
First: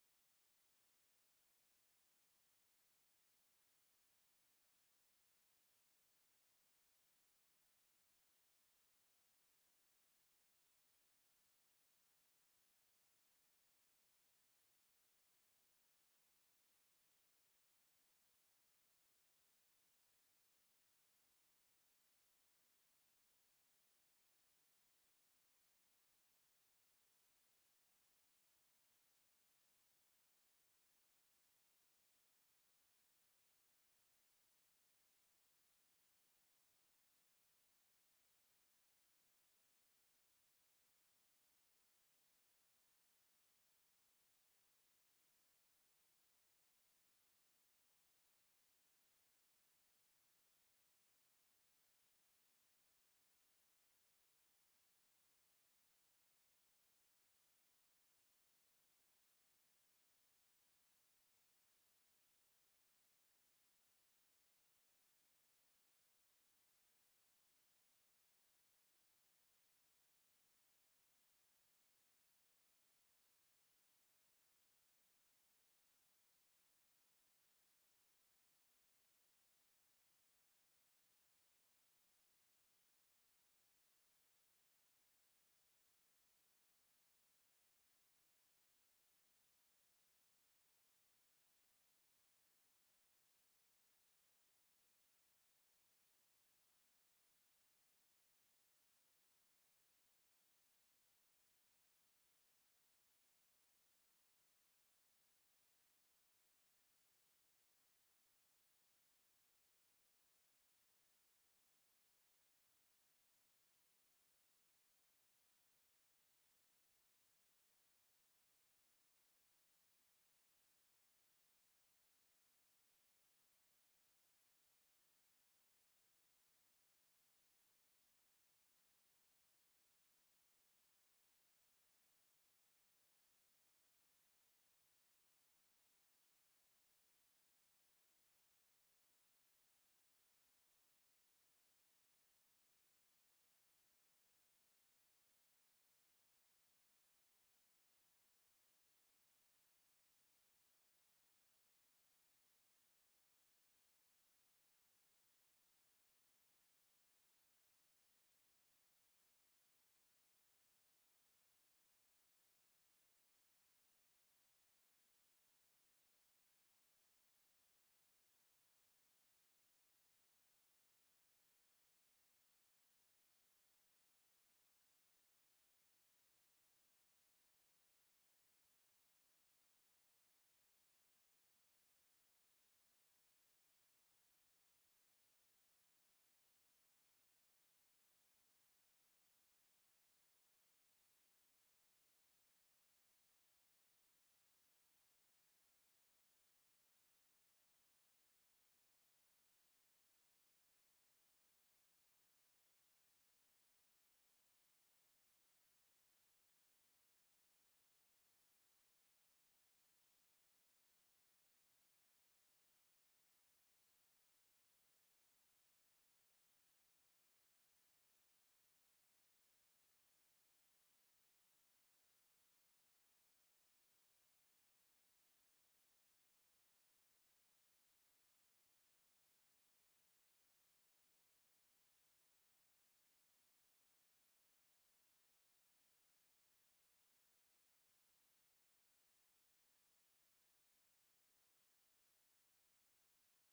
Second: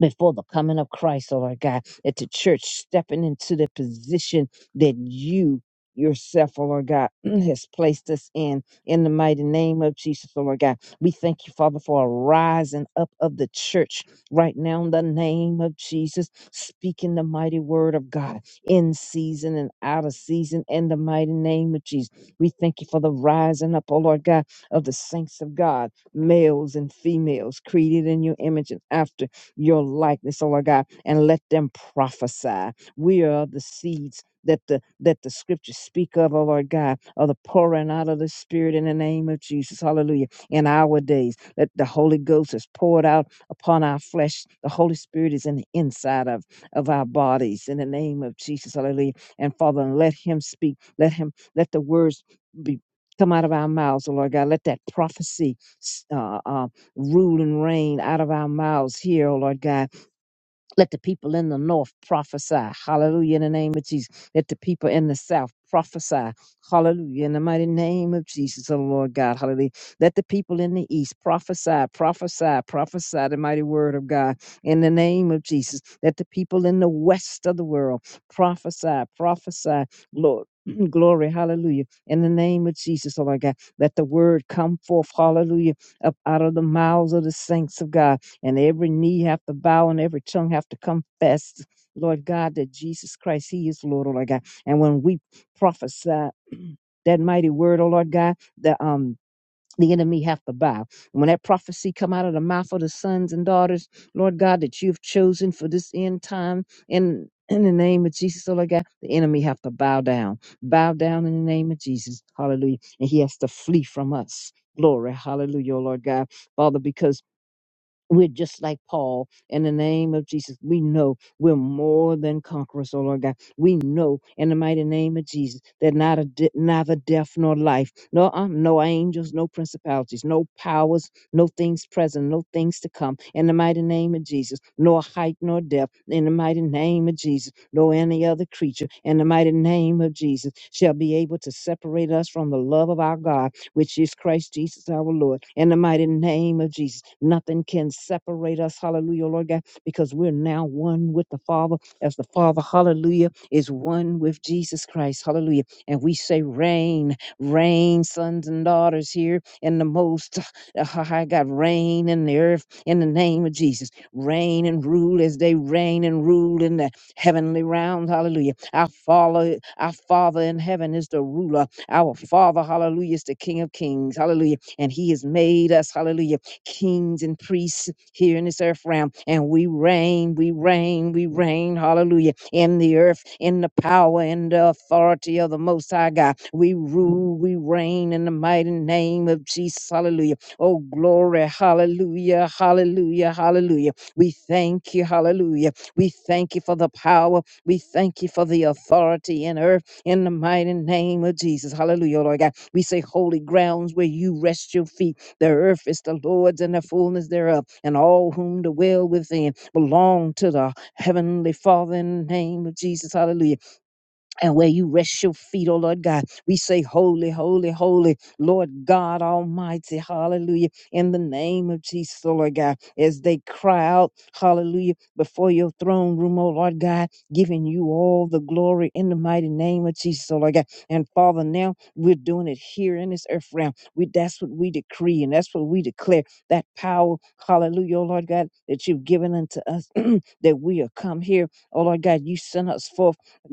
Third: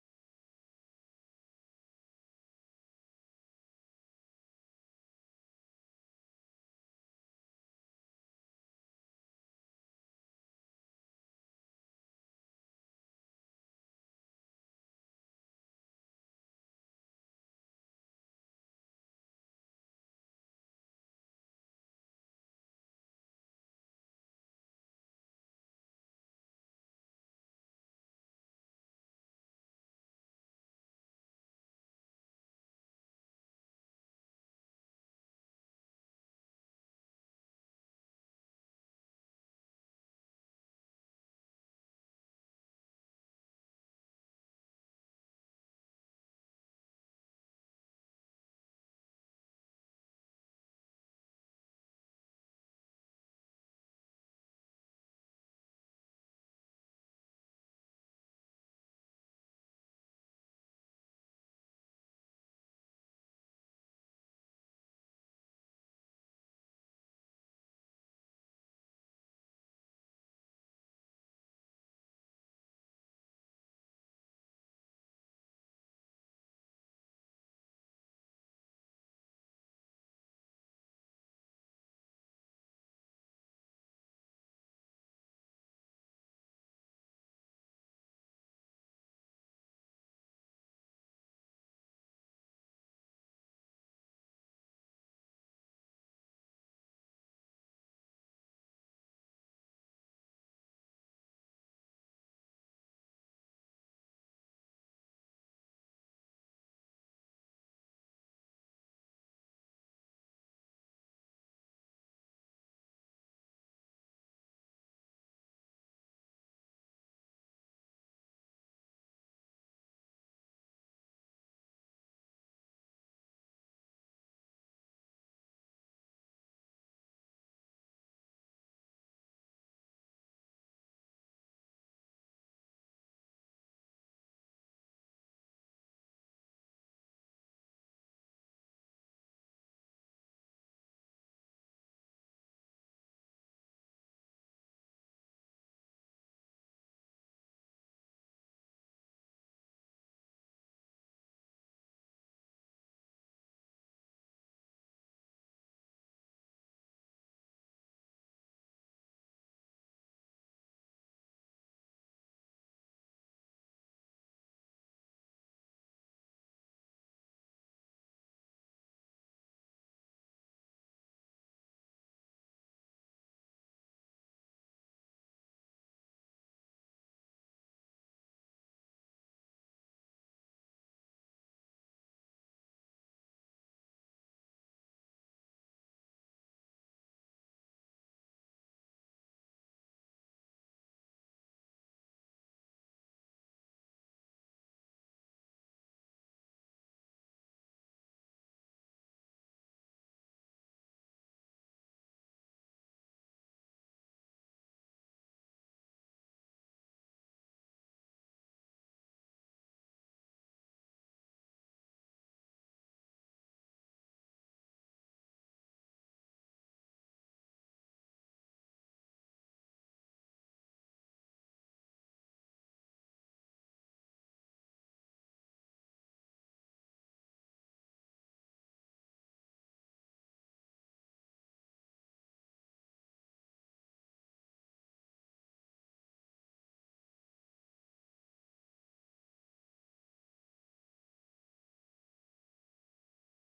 C: before the coming of Christ, oh Lord God, at the church stepping into the position that you yourself, oh Lord God, has placed us in. In the mighty name of Jesus, oh Lord God, we thank you, Father, for a rising up of the church right now in the name of Jesus, speaking the mighty word of God in season and out of season in the mighty name of Jesus. We thank you for the rising up, oh Lord God, of the saints of God, males and females created in your image and after your likeness, oh Lord God, and let them prophesy. We are the seeds that the that the scriptures speak of, oh Lord God, of the pouring out of the Spirit in the name of Jesus. Hallelujah. In our days, that the Holy Ghost is poured out upon our flesh. The Holy Spirit is in the inside of, of our bodies in the name of Jesus. Hallelujah. And Father, let him speak. Let him let the words be come out of our mouths, oh Lord God. Let that prophecy uh, uh, rule and reign out of our mouths here, O Lord God let the people in the north prophesy. Hallelujah. In the name of Jesus. Let the people in the south prophesy. Hallelujah. In the mighty name of Jesus, oh Lord God. Hallelujah. Let the people in the east prophesy, prophesy, prophesy the mighty word of God. In the name of Jesus. Let the people in the west of the world prophesy, prophesy. Lord. Glory, hallelujah. In the name of Jesus, oh my God, let the word come forth, hallelujah, up out of the mouths of the saints of God and every knee have to bow and every tongue have to confess, Lord God, that Jesus Christ, He is Lord, oh Lord God. And when we prophesy that mighty word, oh Lord God, the um the enemy have to bow. When that prophecy come out of the mouth of the sons and daughters, Lord God, that you've chosen for this end time in in the name of Jesus, oh Lord God, the enemy have to bow down. Bow down in the name of Jesus. Hallelujah. And he has to flee from us. Glory. Hallelujah, oh Lord God. Father, because we're just like Paul. In the name of Jesus, we know we're more than conquerors, oh Lord God. We know in the mighty name of Jesus that not a de- neither death nor life, no, uh, no angels, no principalities, no powers, no things present, no things to come. In the mighty name of Jesus, nor height nor depth. In the mighty name of Jesus, nor any other creature. In the mighty name of Jesus, shall be able to separate us from the love of our God which is Christ Jesus our Lord. In the mighty name of Jesus, nothing can separate us, hallelujah, Lord God, because we're now one with the Father, as the Father, hallelujah, is one with Jesus Christ, hallelujah. And we say, Reign, reign, sons and daughters here in the most uh, high God, reign in the earth in the name of Jesus. Reign and rule as they reign and rule in the heavenly realms, hallelujah. Our Father, our Father in heaven is the ruler our Father, hallelujah, is the King of Kings, hallelujah. And He has made us, hallelujah, kings and priests here in this earth realm. And we reign, we reign, we reign, hallelujah, in the earth, in the power and the authority of the Most High God. We rule, we reign in the mighty name of Jesus, hallelujah. Oh, glory, hallelujah, hallelujah, hallelujah. We thank you, hallelujah. We thank you for the power. We thank you for the authority in earth in the mighty name of Jesus. Hallelujah, Lord God. We say, Holy grounds where you rest your feet. The earth is the Lord's and the fullness thereof, and all whom dwell within belong to the Heavenly Father in the name of Jesus. Hallelujah and where you rest your feet, oh Lord God. We say, Holy, holy, holy, Lord God Almighty, hallelujah, in the name of Jesus, oh Lord God, as they cry out, hallelujah, before your throne room, oh Lord God, giving you all the glory in the mighty name of Jesus, oh Lord God. And Father, now we're doing it here in this earth realm. We, that's what we decree and that's what we declare that power, hallelujah, oh Lord God, that you've given unto us, that we are come here, oh Lord God, you sent us forth.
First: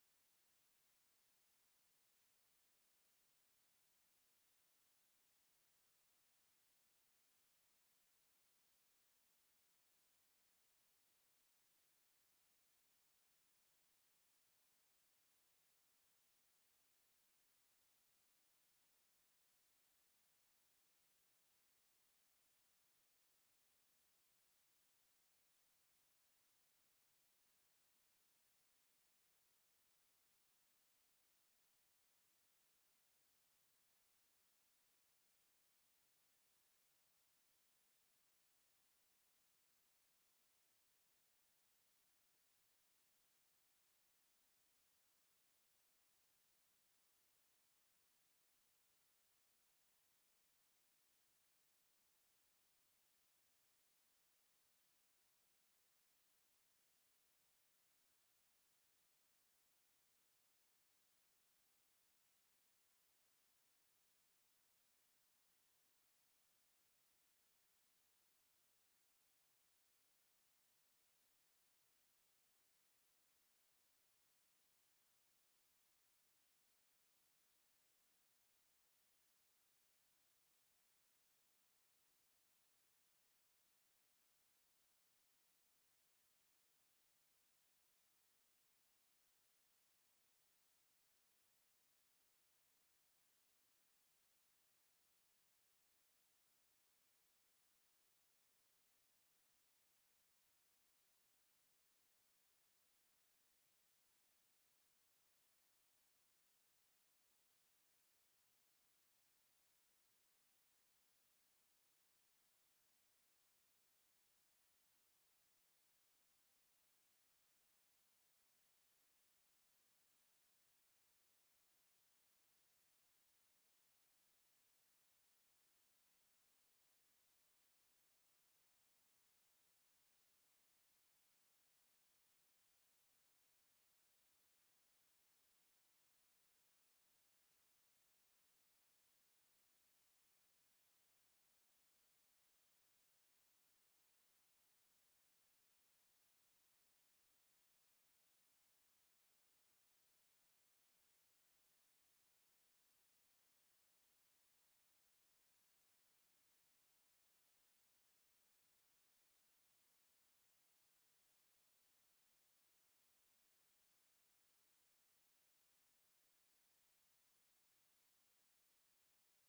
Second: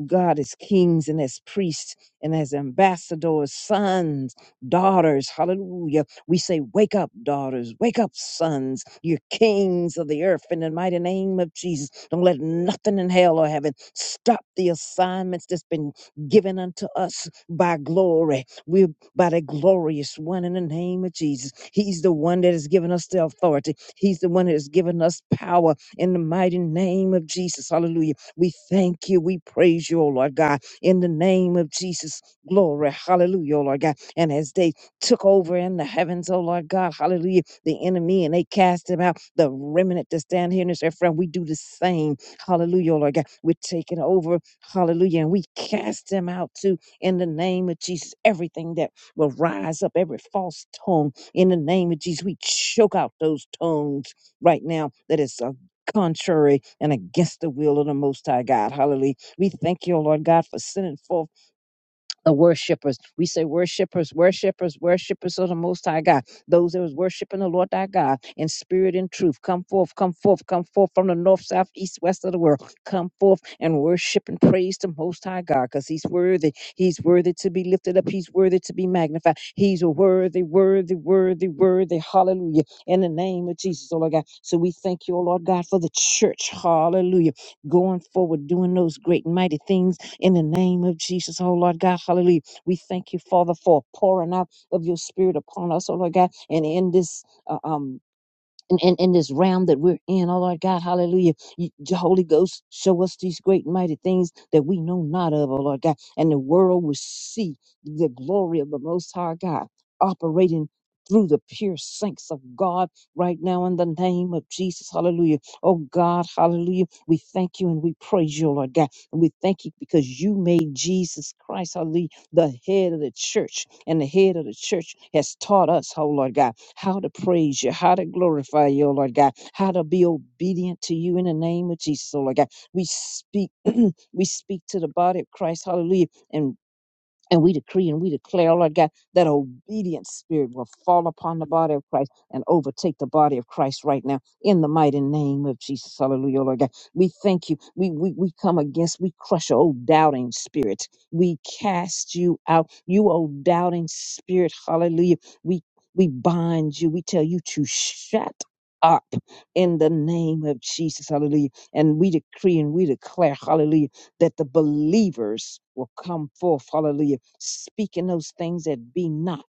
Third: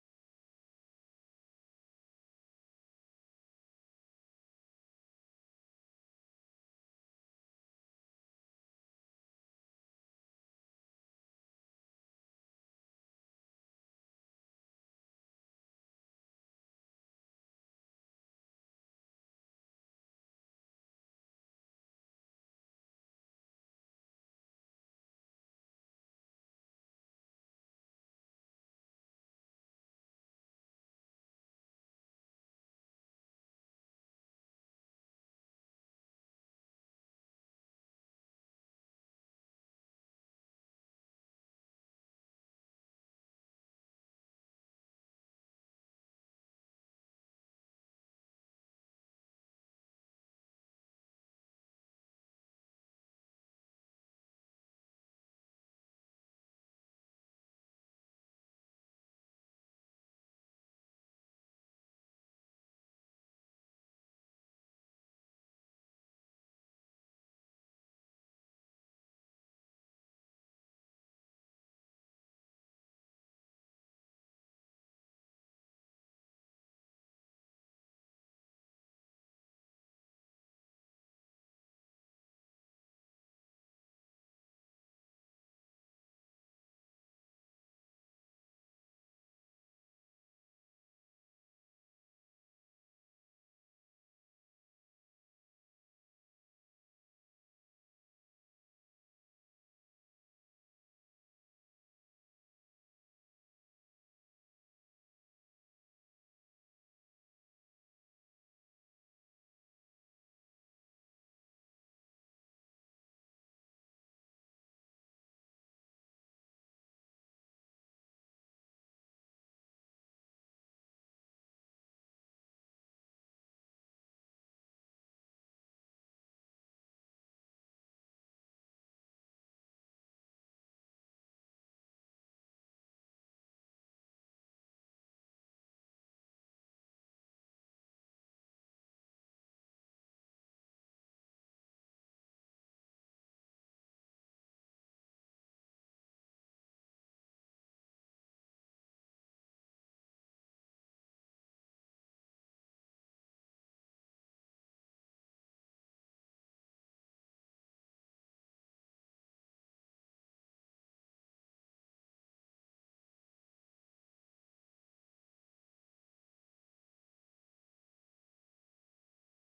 C: God as kings and as priests and as ambassadors, sons, daughters. Hallelujah. We say, Wake up, daughters. Wake up, sons. You're kings of the earth in the mighty name of Jesus. Don't let nothing in hell or heaven stop the assignments that's been given unto us by glory. We're by the glorious one in the name of Jesus. He's the one that has given us the authority, He's the one that has given us power in the mighty name of Jesus. Hallelujah. We thank you. We praise you, oh Lord God, in the name of Jesus. Glory. Hallelujah, oh Lord God. And as they took over in the heavens, oh Lord God, hallelujah, the enemy, and they cast him out, the remnant that stand here in this earth, friend, we do the same. Hallelujah, oh Lord God. We're taking over, hallelujah, and we cast them out too in the name of Jesus. Everything that will rise up, every false tongue in the name of Jesus, we choke out those tongues right now that is uh, contrary and against the will of the Most High God. Hallelujah. We thank you, Lord God, for sending forth the worshipers. We say worshipers, worshipers, worshipers of the Most High God. Those that was worshiping the Lord thy God in spirit and truth. Come forth, come forth, come forth from the north, south, east, west of the world. Come forth and worship and praise the Most High God because he's worthy. He's worthy to be lifted up. He's worthy to be magnified. He's worthy, worthy, worthy, worthy. Hallelujah. In the name of Jesus, oh Lord God. So we thank you, oh Lord God, for the church. Hallelujah. Going forward, doing those great and mighty things in the name of Jesus. Oh, Lord God, hallelujah. We thank you, Father, for pouring out of your spirit upon us, oh, Lord God, and in this uh, um, in, in, in this realm that we're in, oh Lord God, hallelujah. You, Je- Holy Ghost, show us these great and mighty things that we know not of, oh Lord God. And the world will see the glory of the Most High God operating through the pure saints of God right now in the name of Jesus. Hallelujah. Oh God, hallelujah. We thank you and we praise you, oh Lord God. And we thank you because you made Jesus Christ, hallelujah, the head of the church. And the head of the church has taught us, oh Lord God how to praise you, how to glorify you, oh Lord God, how to be obedient to you in the name of Jesus, oh Lord God. We speak, we speak to the body of Christ, hallelujah, And. And we decree and we declare, oh, Lord God, that obedient spirit will fall upon the body of Christ and overtake the body of Christ right now in the mighty name of Jesus. Hallelujah, oh, Lord God. We thank you. We, we, we come against, we crush, oh, doubting spirit. We cast you out. You, oh, doubting spirit. Hallelujah. We, we bind you. We tell you to shut up in the name of Jesus. Hallelujah. And we decree and we declare, hallelujah that the believers will come forth, hallelujah, speaking those things that be not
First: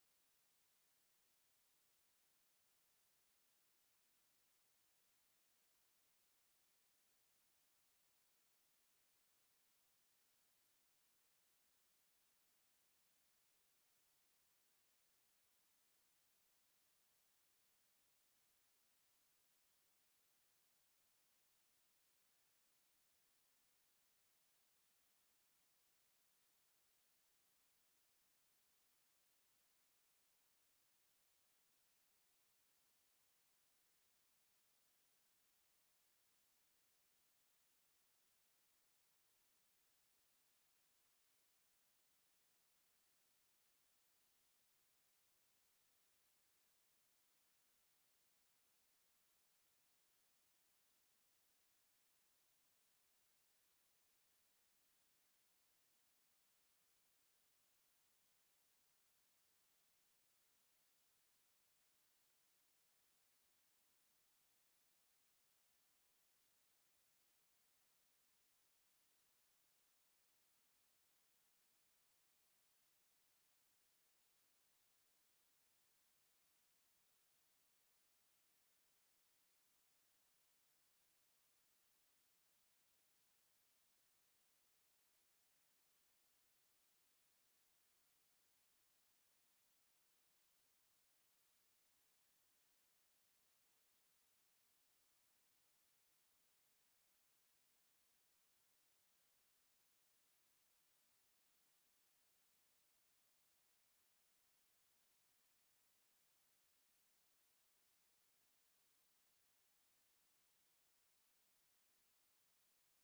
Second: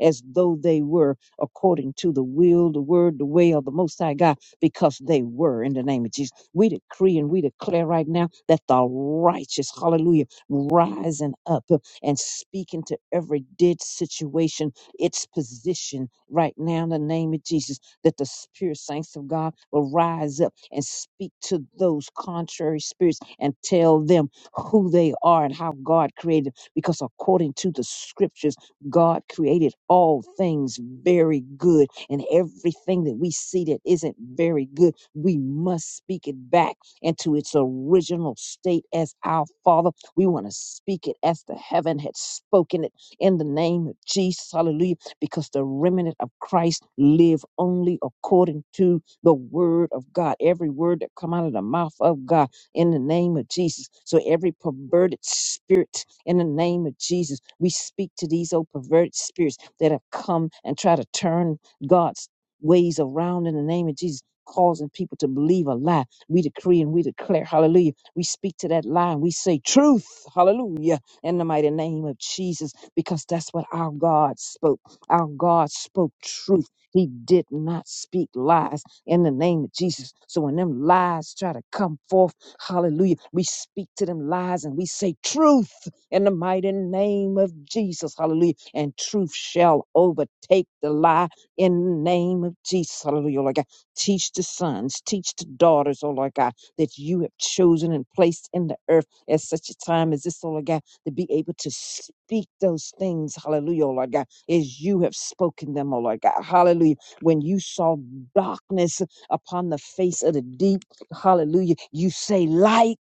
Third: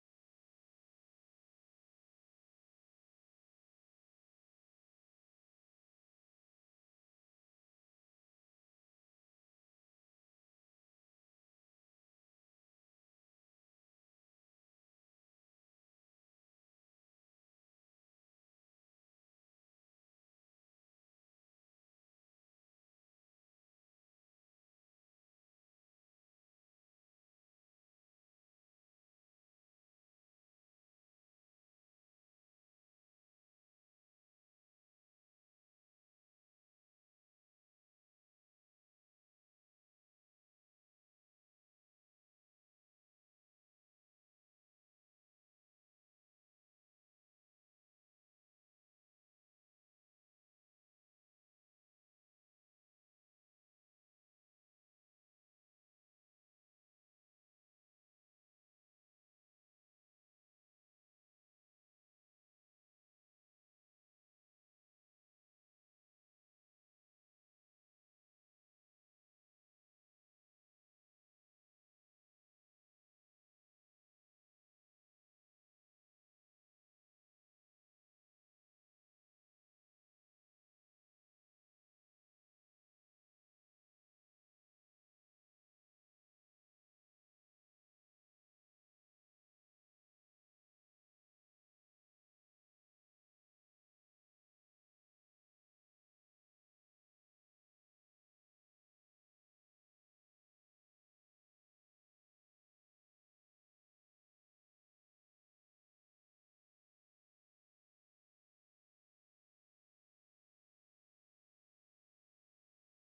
C: as though they were according to the will, the word, the way of the Most High God, because they were in the name of Jesus. We decree and we declare right now that the righteous, hallelujah, rising up uh, and speaking to every dead situation, its position right now in the name of Jesus, that the spirit saints of God will rise up and speak to those contrary spirits and tell them who they are and how God created them. Because according to the scriptures, God created all things very good. And everything that we see that isn't very good, we must speak it back into its original state as our Father. We want to speak it as the heaven had spoken it in the name of Jesus. Hallelujah. Because the remnant of Christ live only according to the word of God, every word that come out of the mouth of God in the name of Jesus. So every perverted spirit in the name of Jesus, we speak to these old perverted spirits that have come and try to turn God's ways around in the name of Jesus. Causing people to believe a lie. We decree and we declare, hallelujah. We speak to that lie and we say truth, hallelujah, in the mighty name of Jesus, because that's what our God spoke. Our God spoke truth. He did not speak lies in the name of Jesus. So when them lies try to come forth, hallelujah, we speak to them lies and we say truth in the mighty name of Jesus, hallelujah. And truth shall overtake the lie in the name of Jesus, hallelujah, Lord God. Teach the sons, teach the daughters, oh Lord God, that you have chosen and placed in the earth at such a time as this, oh Lord God, to be able to speak those things, hallelujah, oh Lord God, as you have spoken them, oh Lord God, hallelujah when you saw darkness upon the face of the deep. Hallelujah. You say light.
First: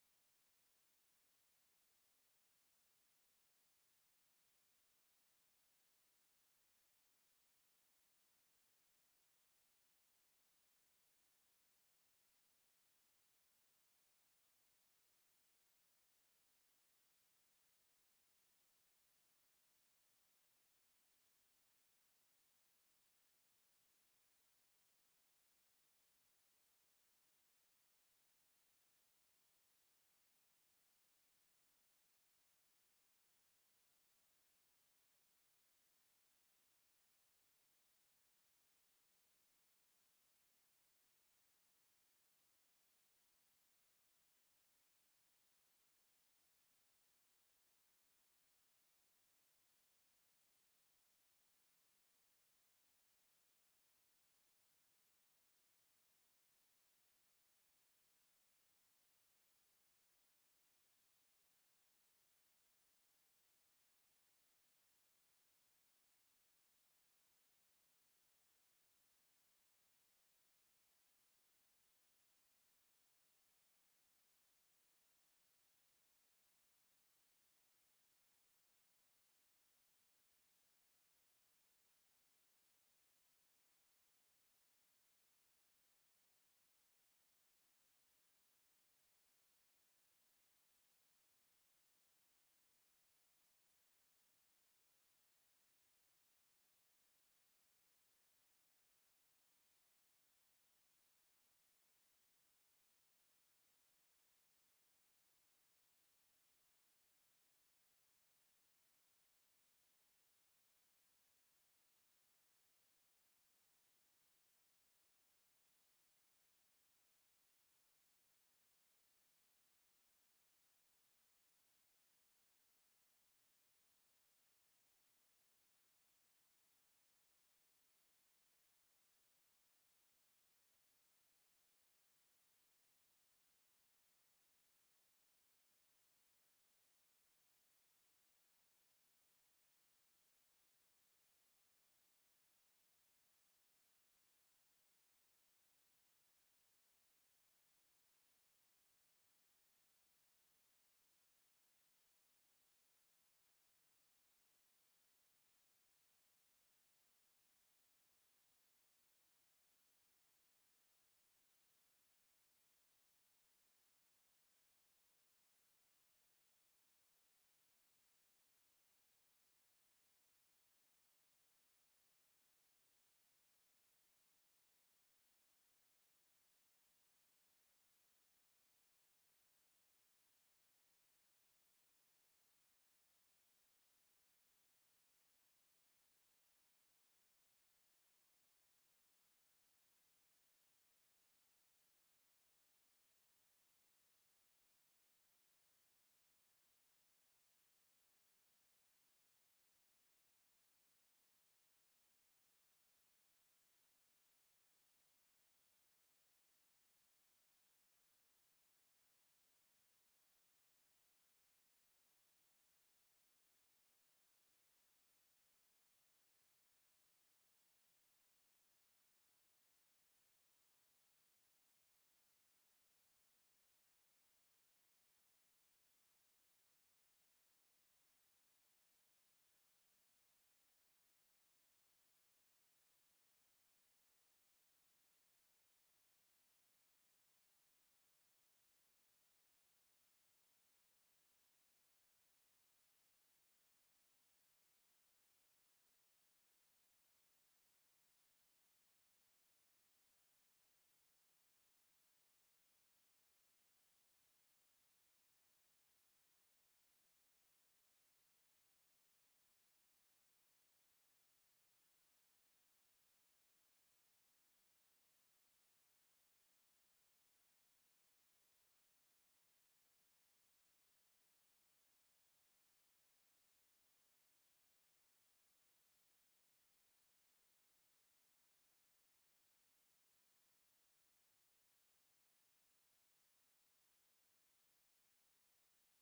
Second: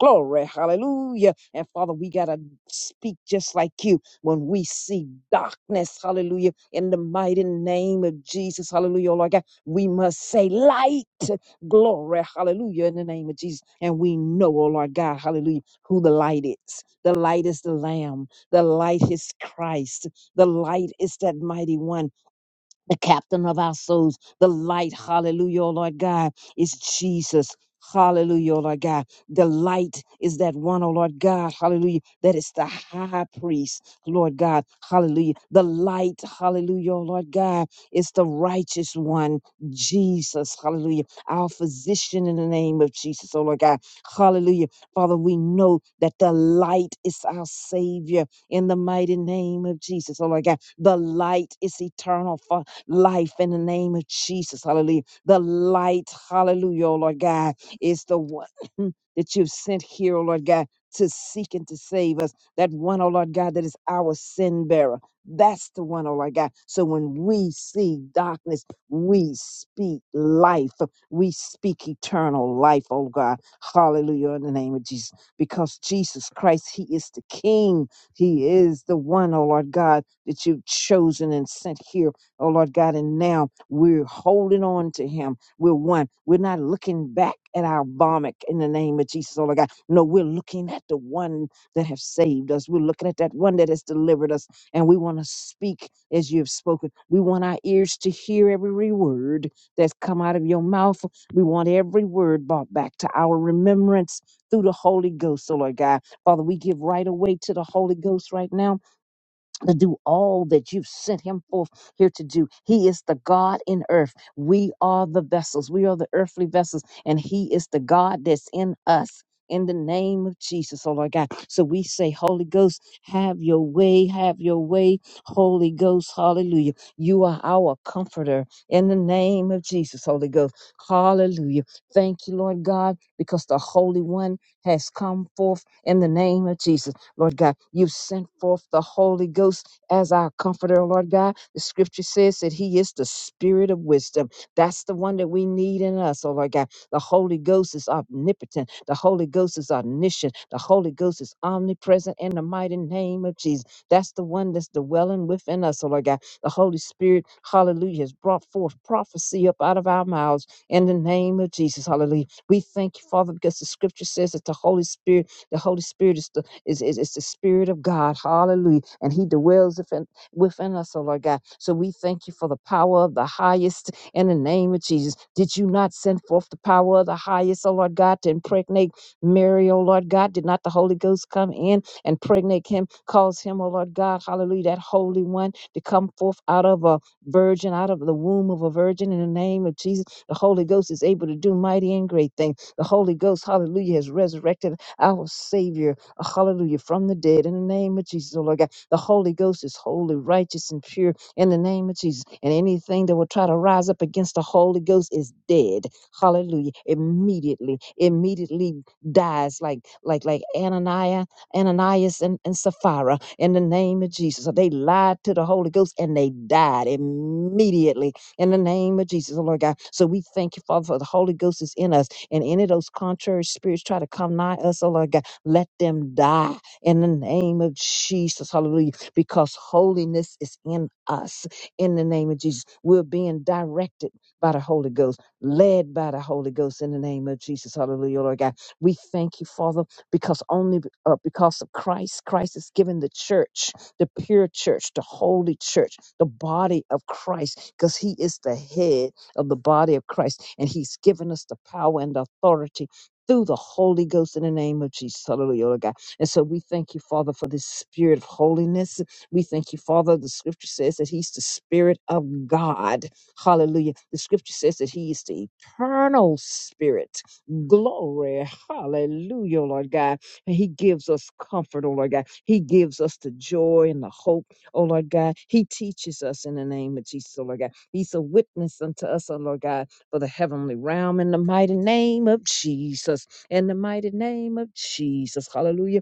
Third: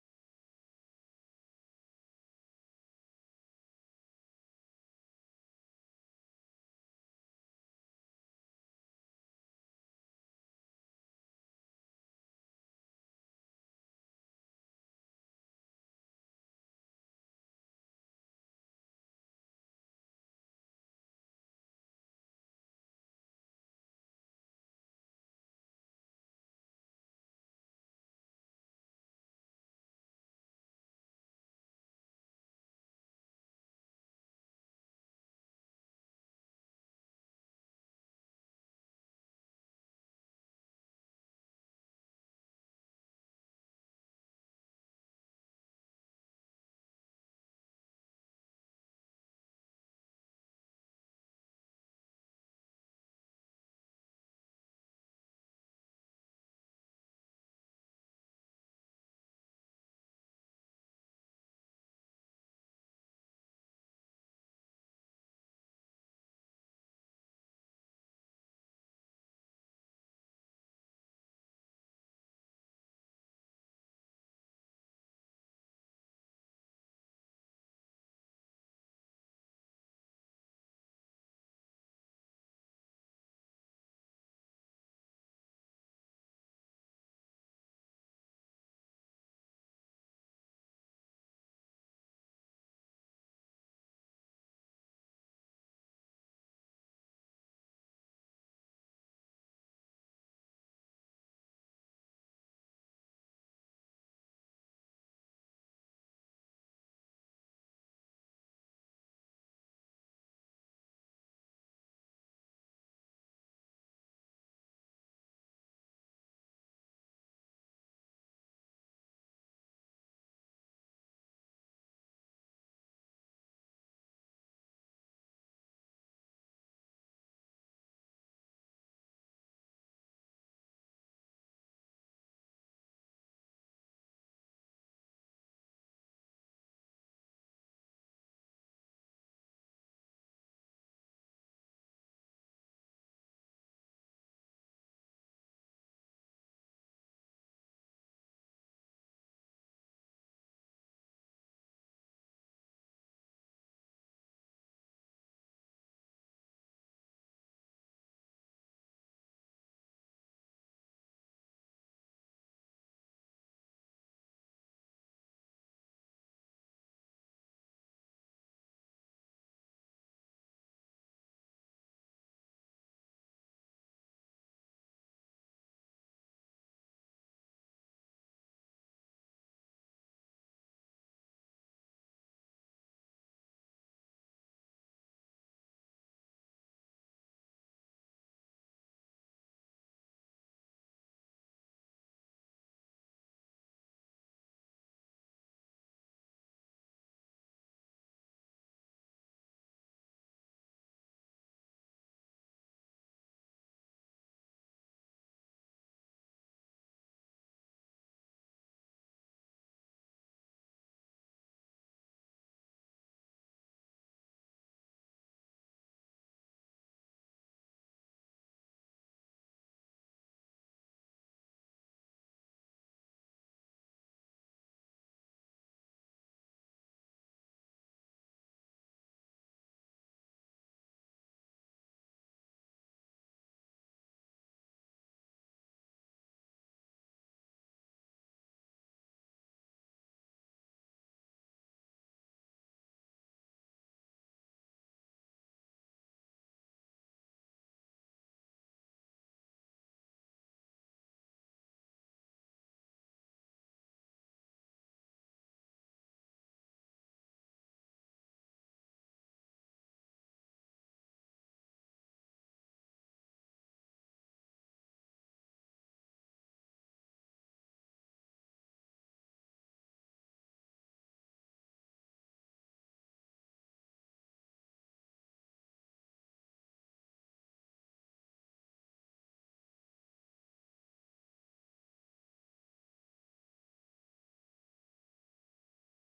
C: Glory, hallelujah. And Father, we got to speak just like you when we see darkness, hallelujah, in the mighty name of Jesus, hallelujah, oh Lord God. We must say light, glory, hallelujah, in the name of Jesus. And we know, oh Lord God, hallelujah, who the light is. The light is the Lamb, the light is Christ, the light is that mighty one the captain of our souls, the light, hallelujah, oh Lord God, is Jesus. Hallelujah, oh Lord God. The light is that one, oh Lord God, hallelujah, that is the high priest, Lord God, hallelujah. The light, hallelujah, oh Lord God, is the righteous one, Jesus, hallelujah. Our physician in the name of Jesus, oh Lord God, hallelujah. Father, we know that the light is our Savior in the mighty name of Jesus, oh Lord God. The light is eternal, Father life in the name of Jesus. Hallelujah. The light, hallelujah, oh Lord God, is the one that you've sent here, oh Lord God, to seek and to save us. That one, oh Lord God, that is our sin bearer. That's the one, oh Lord God. So when we see darkness, we speak life. We speak eternal life, oh God. Hallelujah, in the name of Jesus. Because Jesus Christ, He is the King. He is the one, oh Lord God, that you've chosen and sent here Oh Lord God, and now we're holding on to him. We're one. We're not looking back at our vomit in the name of Jesus, oh Lord God. No, we're looking at the one that have saved us. We're looking at that one that has delivered us. And we want to speak as you have spoken. We want our ears to hear every word that's come out of your mouth. We want every word brought back to our remembrance through the Holy Ghost, oh Lord God. Father, we give right away to the Holy Ghost right now to do all that you've sent him forth here to do. He is the God in earth. We are the vessels. We are the earthly vessels, and he is the God that's in us. In the name of Jesus, oh Lord God. So we say, Holy Ghost, have your way, have your way. Holy Ghost, hallelujah. You are our comforter in the name of Jesus, Holy Ghost. Hallelujah. Thank you, Lord God, because the Holy One has come forth in the name of Jesus. Lord God. You've sent forth the Holy Ghost as our comforter, Lord God. The scripture says that He is the spirit of wisdom. That's the one that we need in us, oh Lord God. The Holy Ghost is omnipotent. The Holy Ghost is omniscient. The Holy Ghost is omnipresent in the mighty name of Jesus. That's the one that's dwelling within us, oh Lord God. The Holy Spirit, hallelujah, has brought forth prophecy up out of our mouths in the name of Jesus, hallelujah. We thank you, Father, because the scripture says that the Holy Spirit, the Holy Spirit is the it's, it's, it's the Spirit of God. Hallelujah. And He dwells within, within us, oh Lord God. So we thank you for the power of the highest in the name of Jesus. Did you not send forth the power of the highest, oh Lord God, to impregnate Mary, oh Lord God? Did not the Holy Ghost come in and impregnate him, cause him, oh Lord God, hallelujah, that Holy One to come forth out of a virgin, out of the womb of a virgin in the name of Jesus? The Holy Ghost is able to do mighty and great things. The Holy Ghost, hallelujah, has resurrected our Savior uh, hallelujah, from the dead in the name of Jesus, oh Lord God. The Holy Ghost is holy, righteous, and pure in the name of Jesus. And anything that will try to rise up against the Holy Ghost is dead. Hallelujah. Immediately, immediately dies like like like Ananias, Ananias and, and Sapphira in the name of Jesus. So they lied to the Holy Ghost and they died immediately in the name of Jesus, oh Lord God. So we thank you, Father, for the Holy Ghost is in us. And any of those contrary spirits try to come nigh us, oh Lord God. Let them die in the name of Jesus. Hallelujah. Because holiness is in us. In the name of Jesus, we're being directed by the Holy Ghost, led by the Holy Ghost in the name of Jesus. Hallelujah, Lord God. We thank you, Father, because only b- uh, because of Christ, Christ has given the church, the pure church, the holy church, the body of Christ, because he is the head of the body of Christ, and he's given us the power and the authority through the Holy Ghost in the name of Jesus. Hallelujah, Lord God. And so we thank you, Father, for this spirit of holiness. We thank you, Father. The scripture says that He's the Spirit of God. Hallelujah. The scripture says that He is the eternal Spirit. Glory. Hallelujah, Lord God. And He gives us comfort, oh Lord God. He gives us the joy and the hope, oh Lord God. He teaches us in the name of Jesus, oh Lord God. He's a witness unto us, oh Lord God for the heavenly realm in the mighty name of Jesus. In the mighty name of Jesus. Hallelujah.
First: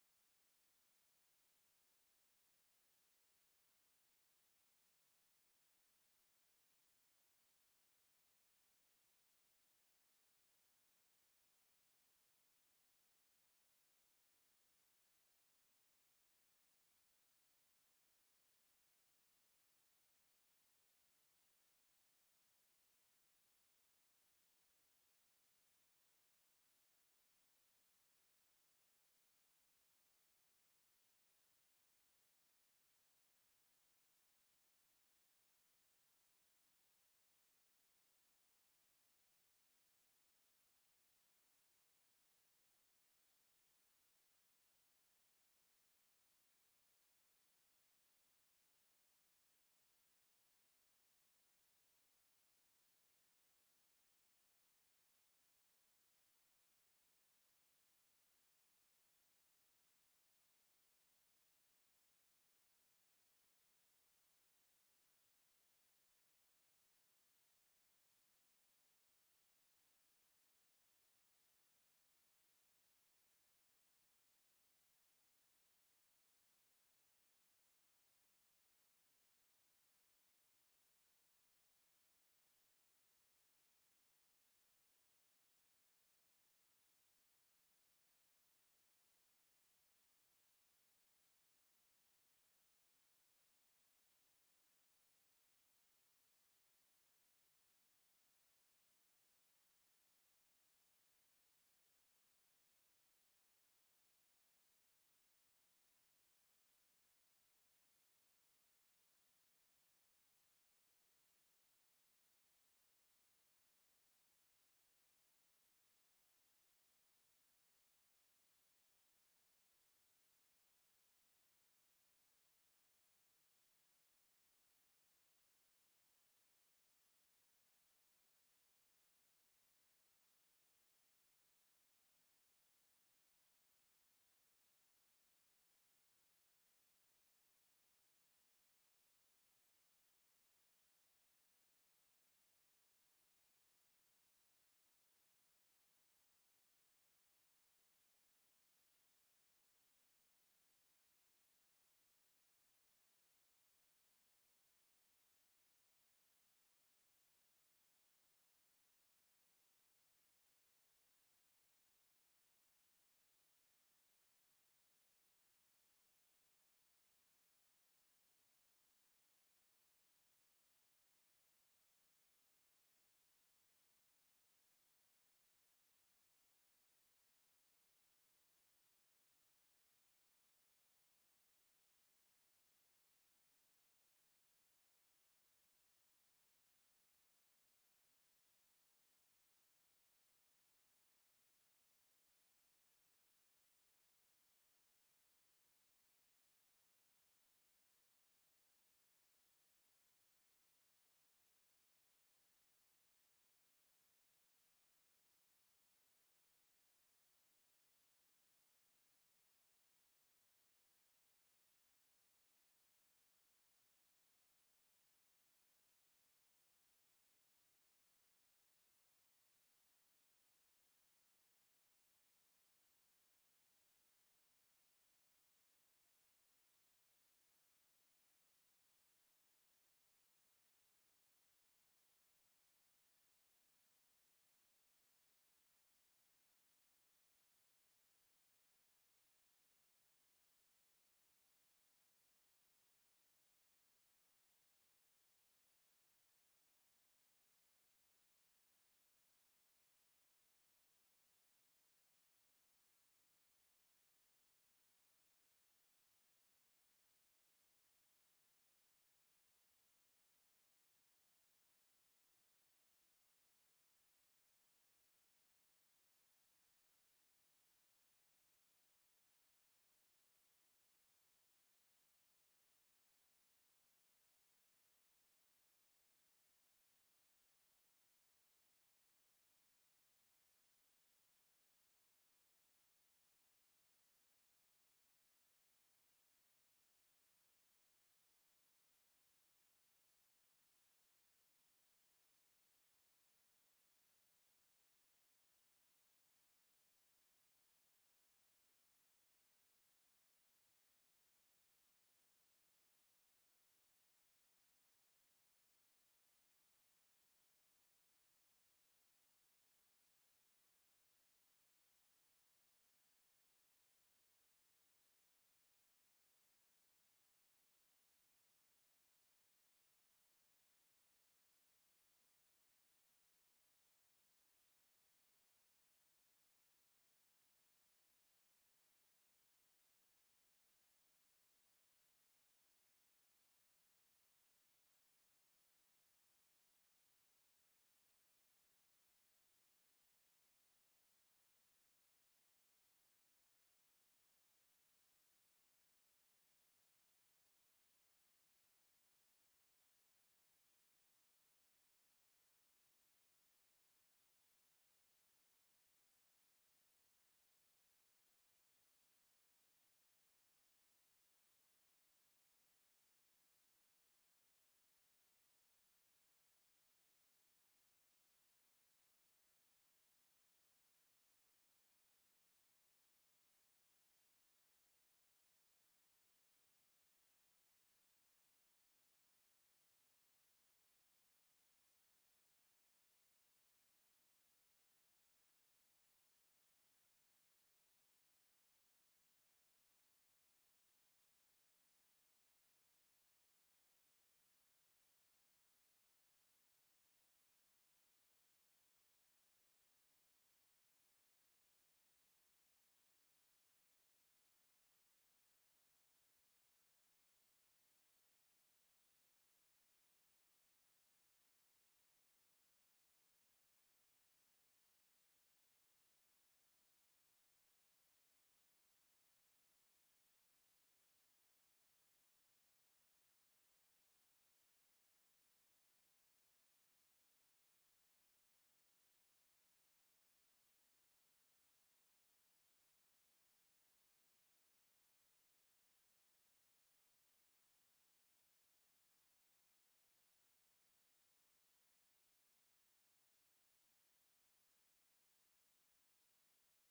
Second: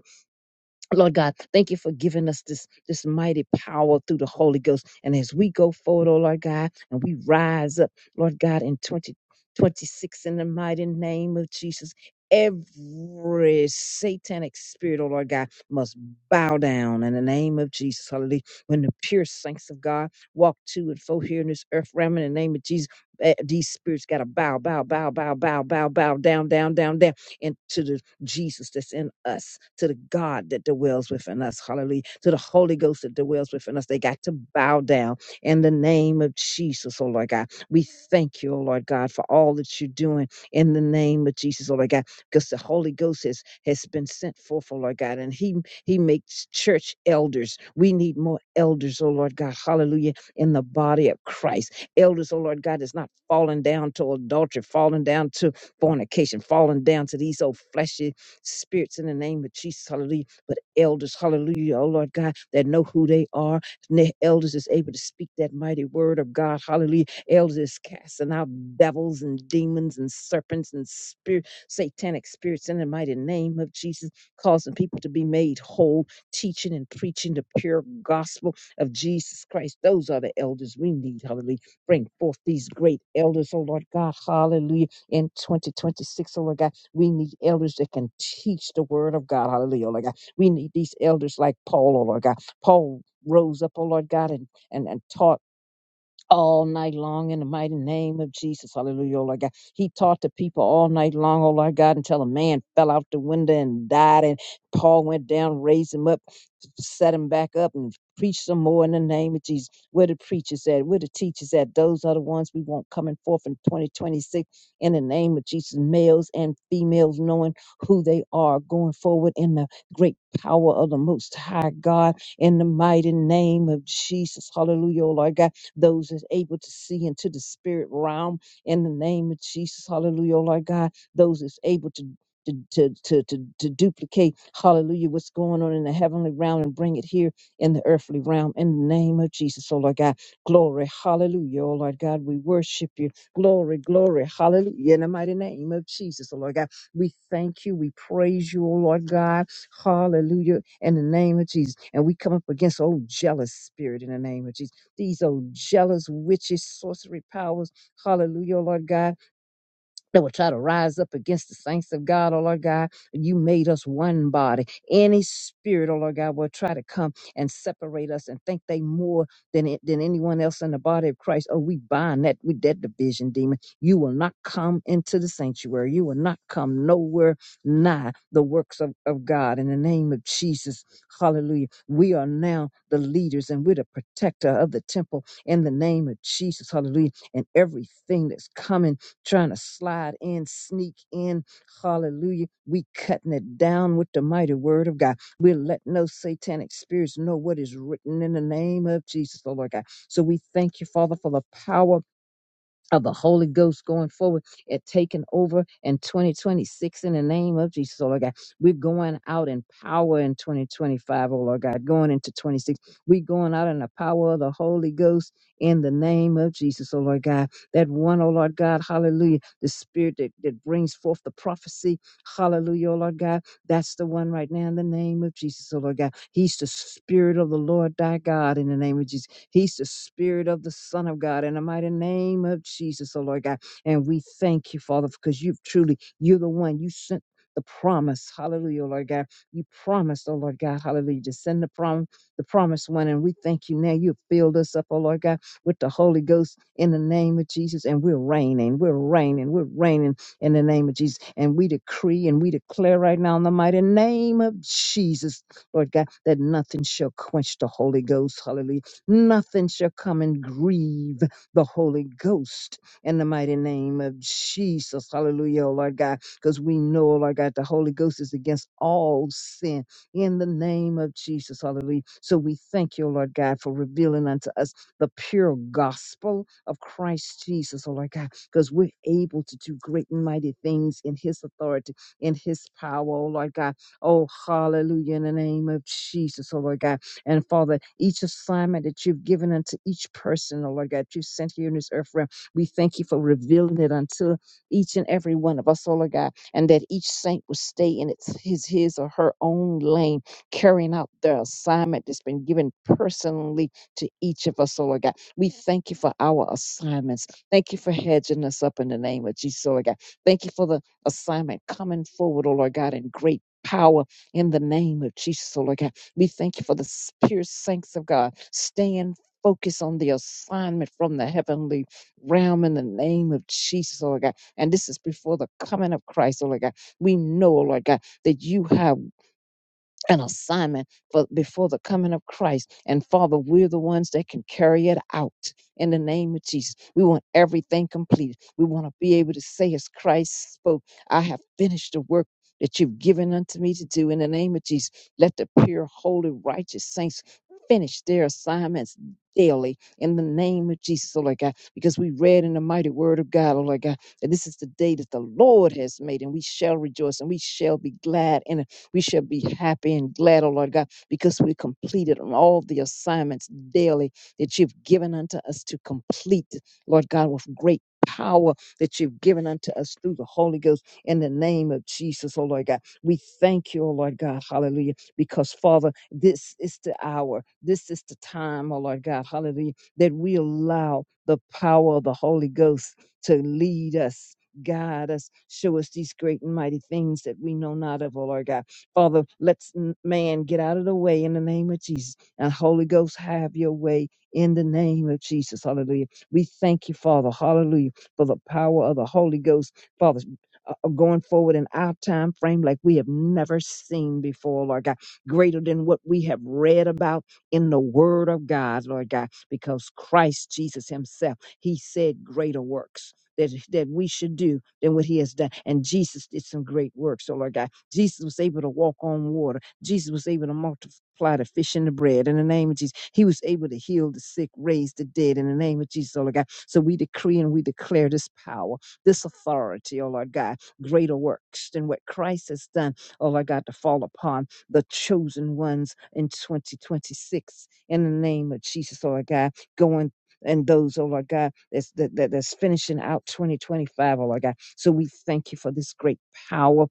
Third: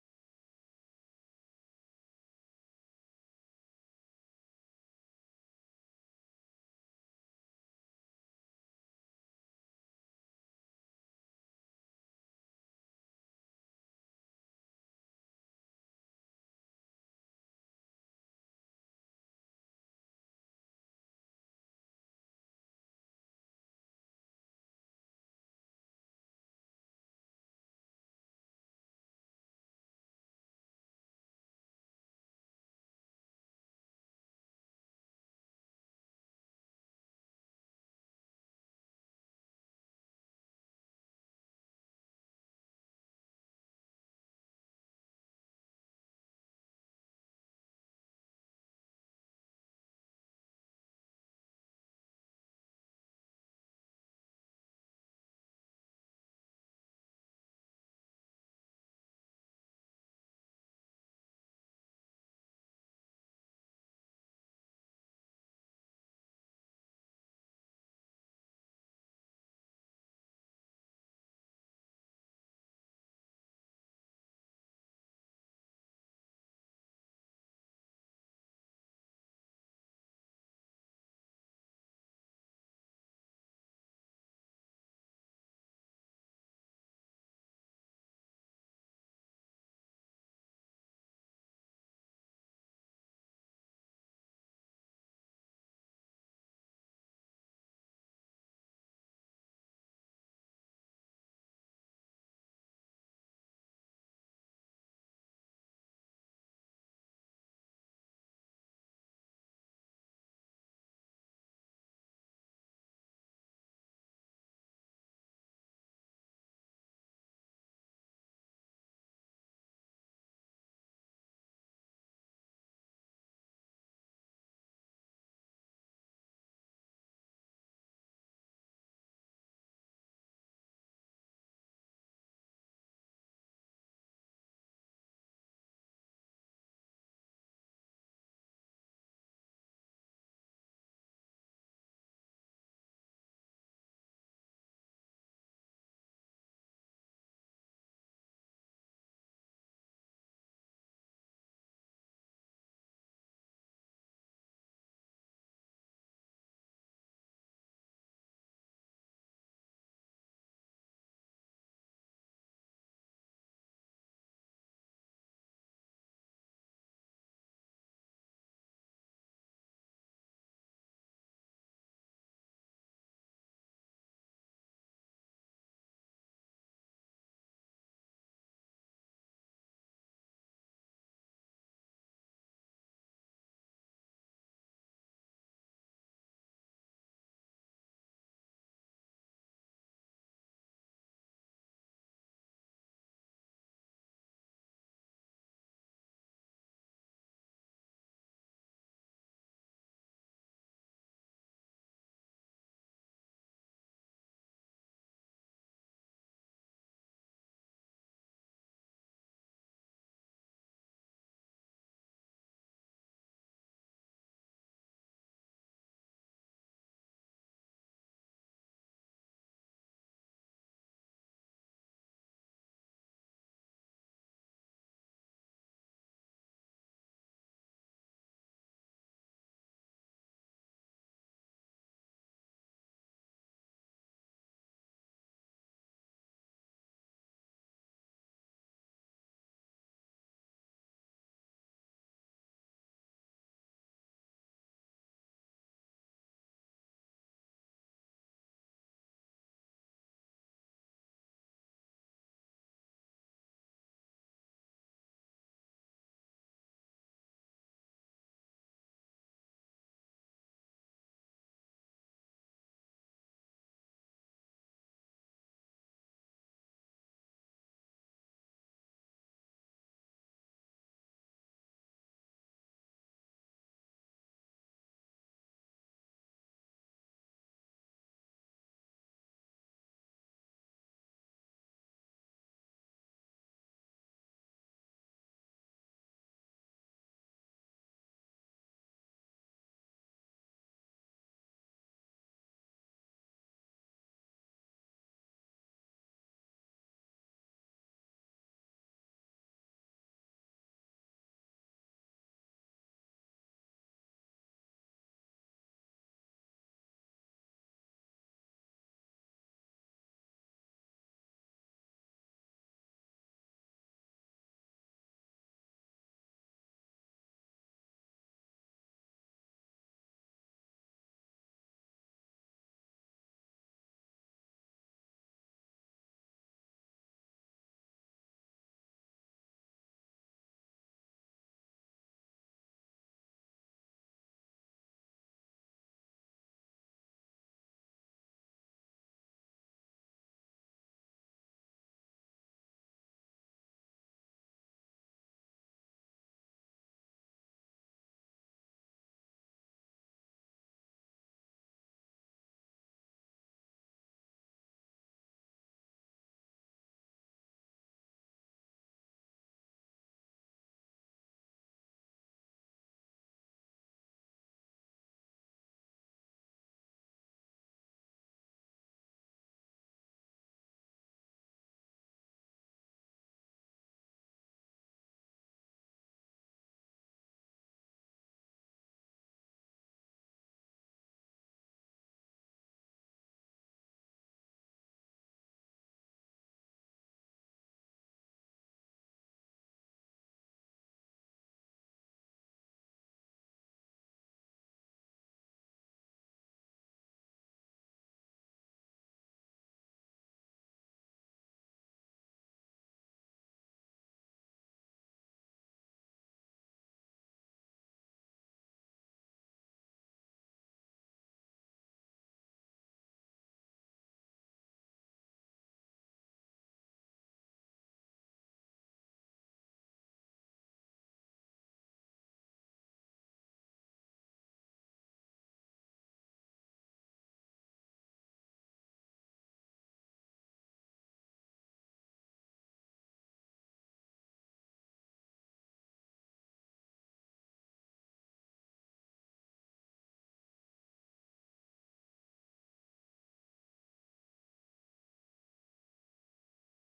C: Lord God, thank you for giving us this, this mighty power through the Holy Ghost. And as we go forward, oh Lord God, and we rise up, Lord God, in 2026 in the mighty name of Jesus, every satanic spirit, oh Lord God, must bow down in the name of Jesus. Hallelujah. When the pure saints of God walk to and fro here in this earth realm in the name of Jesus, eh, these spirits got to bow, bow, bow, bow, bow, bow, bow, down, down, down, down into the Jesus that's in us, to the God that dwells within us. Hallelujah. To the Holy Ghost that dwells within us. They got to bow down in the name of Jesus, oh Lord God. We thank you, oh Lord God, for all that you're doing in the name of Jesus, oh Lord God, because the Holy Ghost has, has been sent forth, oh Lord God, and He He makes church elders. We need more elders, oh Lord God, hallelujah, in the body of Christ. Elders, oh Lord God, is not falling down to adultery, falling down to fornication, falling down to these old fleshy spirits in the name of Jesus, hallelujah. But elders, hallelujah, oh Lord God, that know who they are. And the elders is able to speak that mighty word of God, hallelujah. Elders is casting out devils and demons and serpents and spirit, satanic spirits in the mighty name of Jesus, causing people to be made whole, teaching and preaching the pure gospel of Jesus Christ. Those are the elders we need, hallelujah. Bring forth these great elders, oh Lord God, hallelujah in 2026, oh Lord God. We need elders that can teach the word of God. Hallelujah, oh Lord God. We need these elders like Paul, oh Lord God. Paul rose up, oh Lord God, and, and, and taught all night long in the mighty name of Jesus. Hallelujah, oh Lord God. He taught the people all night long, oh Lord God, until a man fell out the window and died. And Paul went down, raised him up set him back up and preach some more in the name of Jesus. Where the preachers at? Where the teachers at? Those are the ones we want coming forth in 2026 in the name of Jesus. Males and females knowing who they are going forward in the great power of the Most High God in the mighty name of Jesus. Hallelujah, oh Lord God. Those that's able to see into the spirit realm in the name of Jesus. Hallelujah, oh Lord God. Those that's able to to, to, to, to, to duplicate, hallelujah, what's going on in the heavenly realm and bring it here in the earthly realm in the name of Jesus, oh Lord God. Glory, hallelujah, oh Lord God. We worship you. Glory, glory, hallelujah, in the mighty name of Jesus, oh Lord God. We thank you. We praise you, oh Lord God. Hallelujah, in the name of Jesus. And we come up against, oh, jealous spirit in the name of Jesus. These, old jealous witches, sorcery powers, hallelujah, oh Lord God that will try to rise up against the saints of God, oh Lord God. You made us one body. Any spirit, oh Lord God, will try to come and separate us and think they more than it- than anyone else in the body of Christ. Oh, we bind that with that division, demon. You will not come into the sanctuary. You will not come nowhere nigh the works of, of God. In the name of Jesus, hallelujah. We are now the leaders and we're the protector of the temple in the name of Jesus, hallelujah. And everything that's coming trying to slide in, sneak in. Hallelujah. We cutting it down with the mighty word of God. We're letting those satanic spirits know what is written in the name of Jesus, oh Lord God. So we thank you, Father, for the power of the Holy Ghost going forward and taking over in 2026 in the name of Jesus, oh Lord God. We're going out in power in 2025, O Lord God, going into 26. We're going out in the power of the Holy Ghost in the name of Jesus, oh Lord God. That one, oh Lord God, hallelujah, the spirit that, that brings forth the prophecy, hallelujah, oh Lord God. That's the one right now in the name of Jesus, oh Lord God. He's the Spirit of the Lord thy God in the name of Jesus. He's the Spirit of the Son of God in the mighty name of Jesus, oh Lord God. And we thank you, Father, because you've truly, you're the one you sent. The promise, hallelujah, oh Lord God. You promised, oh Lord God, hallelujah, to send the prom the promised one. And we thank you now. You've filled us up, oh Lord God, with the Holy Ghost in the name of Jesus. And we're reigning, we're reigning, we're reigning in the name of Jesus. And we decree and we declare right now in the mighty name of Jesus, Lord God, that nothing shall quench the Holy Ghost. Hallelujah. Nothing shall come and grieve the Holy Ghost in the mighty name of Jesus. Hallelujah, oh Lord God, because we know, oh Lord God, the Holy Ghost is against all sin in the name of Jesus. Hallelujah. So we thank you, oh Lord God, for revealing unto us the pure gospel of Christ Jesus, oh Lord God because we're able to do great and mighty things in His authority, in His power, oh Lord God. Oh, hallelujah, in the name of Jesus, oh Lord God. And Father, each assignment that you've given unto each person, oh Lord God, that you sent here in this earth realm, we thank you for revealing it unto each and every one of us, oh Lord God, and that each saint will stay in its, his, his or her own lane, carrying out their assignment that's been given personally to each of us, oh Lord God we thank you for our assignments. Thank you for hedging us up in the name of Jesus, oh Lord God. Thank you for the assignment coming forward, oh Lord God, in great power in the name of Jesus, oh Lord God. We thank you for the pure saints of God. Stand focused on the assignment from the heavenly realm in the name of Jesus, oh Lord God. And this is before the coming of Christ, oh Lord God. We know, oh Lord God, that you have an assignment for before the coming of Christ. And Father, we're the ones that can carry it out in the name of Jesus. We want everything completed. We want to be able to say, as Christ spoke, I have finished the work. That you've given unto me to do in the name of Jesus. Let the pure, holy, righteous saints finish their assignments daily in the name of Jesus, oh Lord God, because we read in the mighty word of God, oh Lord God, that this is the day that the Lord has made, and we shall rejoice and we shall be glad in it. We shall be happy and glad, O Lord God, because we completed on all the assignments daily that you've given unto us to complete, Lord God, with great power that you've given unto us through the Holy Ghost in the name of Jesus, oh Lord God. We thank you, oh Lord God, hallelujah, because Father, this is the hour, this is the time, oh Lord God, hallelujah, that we allow the power of the Holy Ghost to lead us. Guide us, show us these great and mighty things that we know not of, oh Lord God. Father, let's n- man get out of the way in the name of Jesus. And Holy Ghost, have your way in the name of Jesus. Hallelujah. We thank you, Father. Hallelujah. For the power of the Holy Ghost, Father. uh, uh, Going forward in our time frame like we have never seen before, Lord God, greater than what we have read about in the Word of God, Lord God, because Christ Jesus Himself, He said greater works that, that we should do than what He has done. And Jesus did some great works, so Lord God. Jesus was able to walk on water. Jesus was able to multiply the fish and the bread in the name of Jesus. He was able to heal the sick, raise the dead in the name of Jesus, oh Lord God. So we decree and we declare this power, this authority, oh Lord God, greater works than what Christ has done, oh Lord God, to fall upon the chosen ones in 2026 in the name of Jesus, oh Lord God, going and those, oh Lord God, that's that, that that's finishing out 2025, oh Lord God. So we thank you for this great power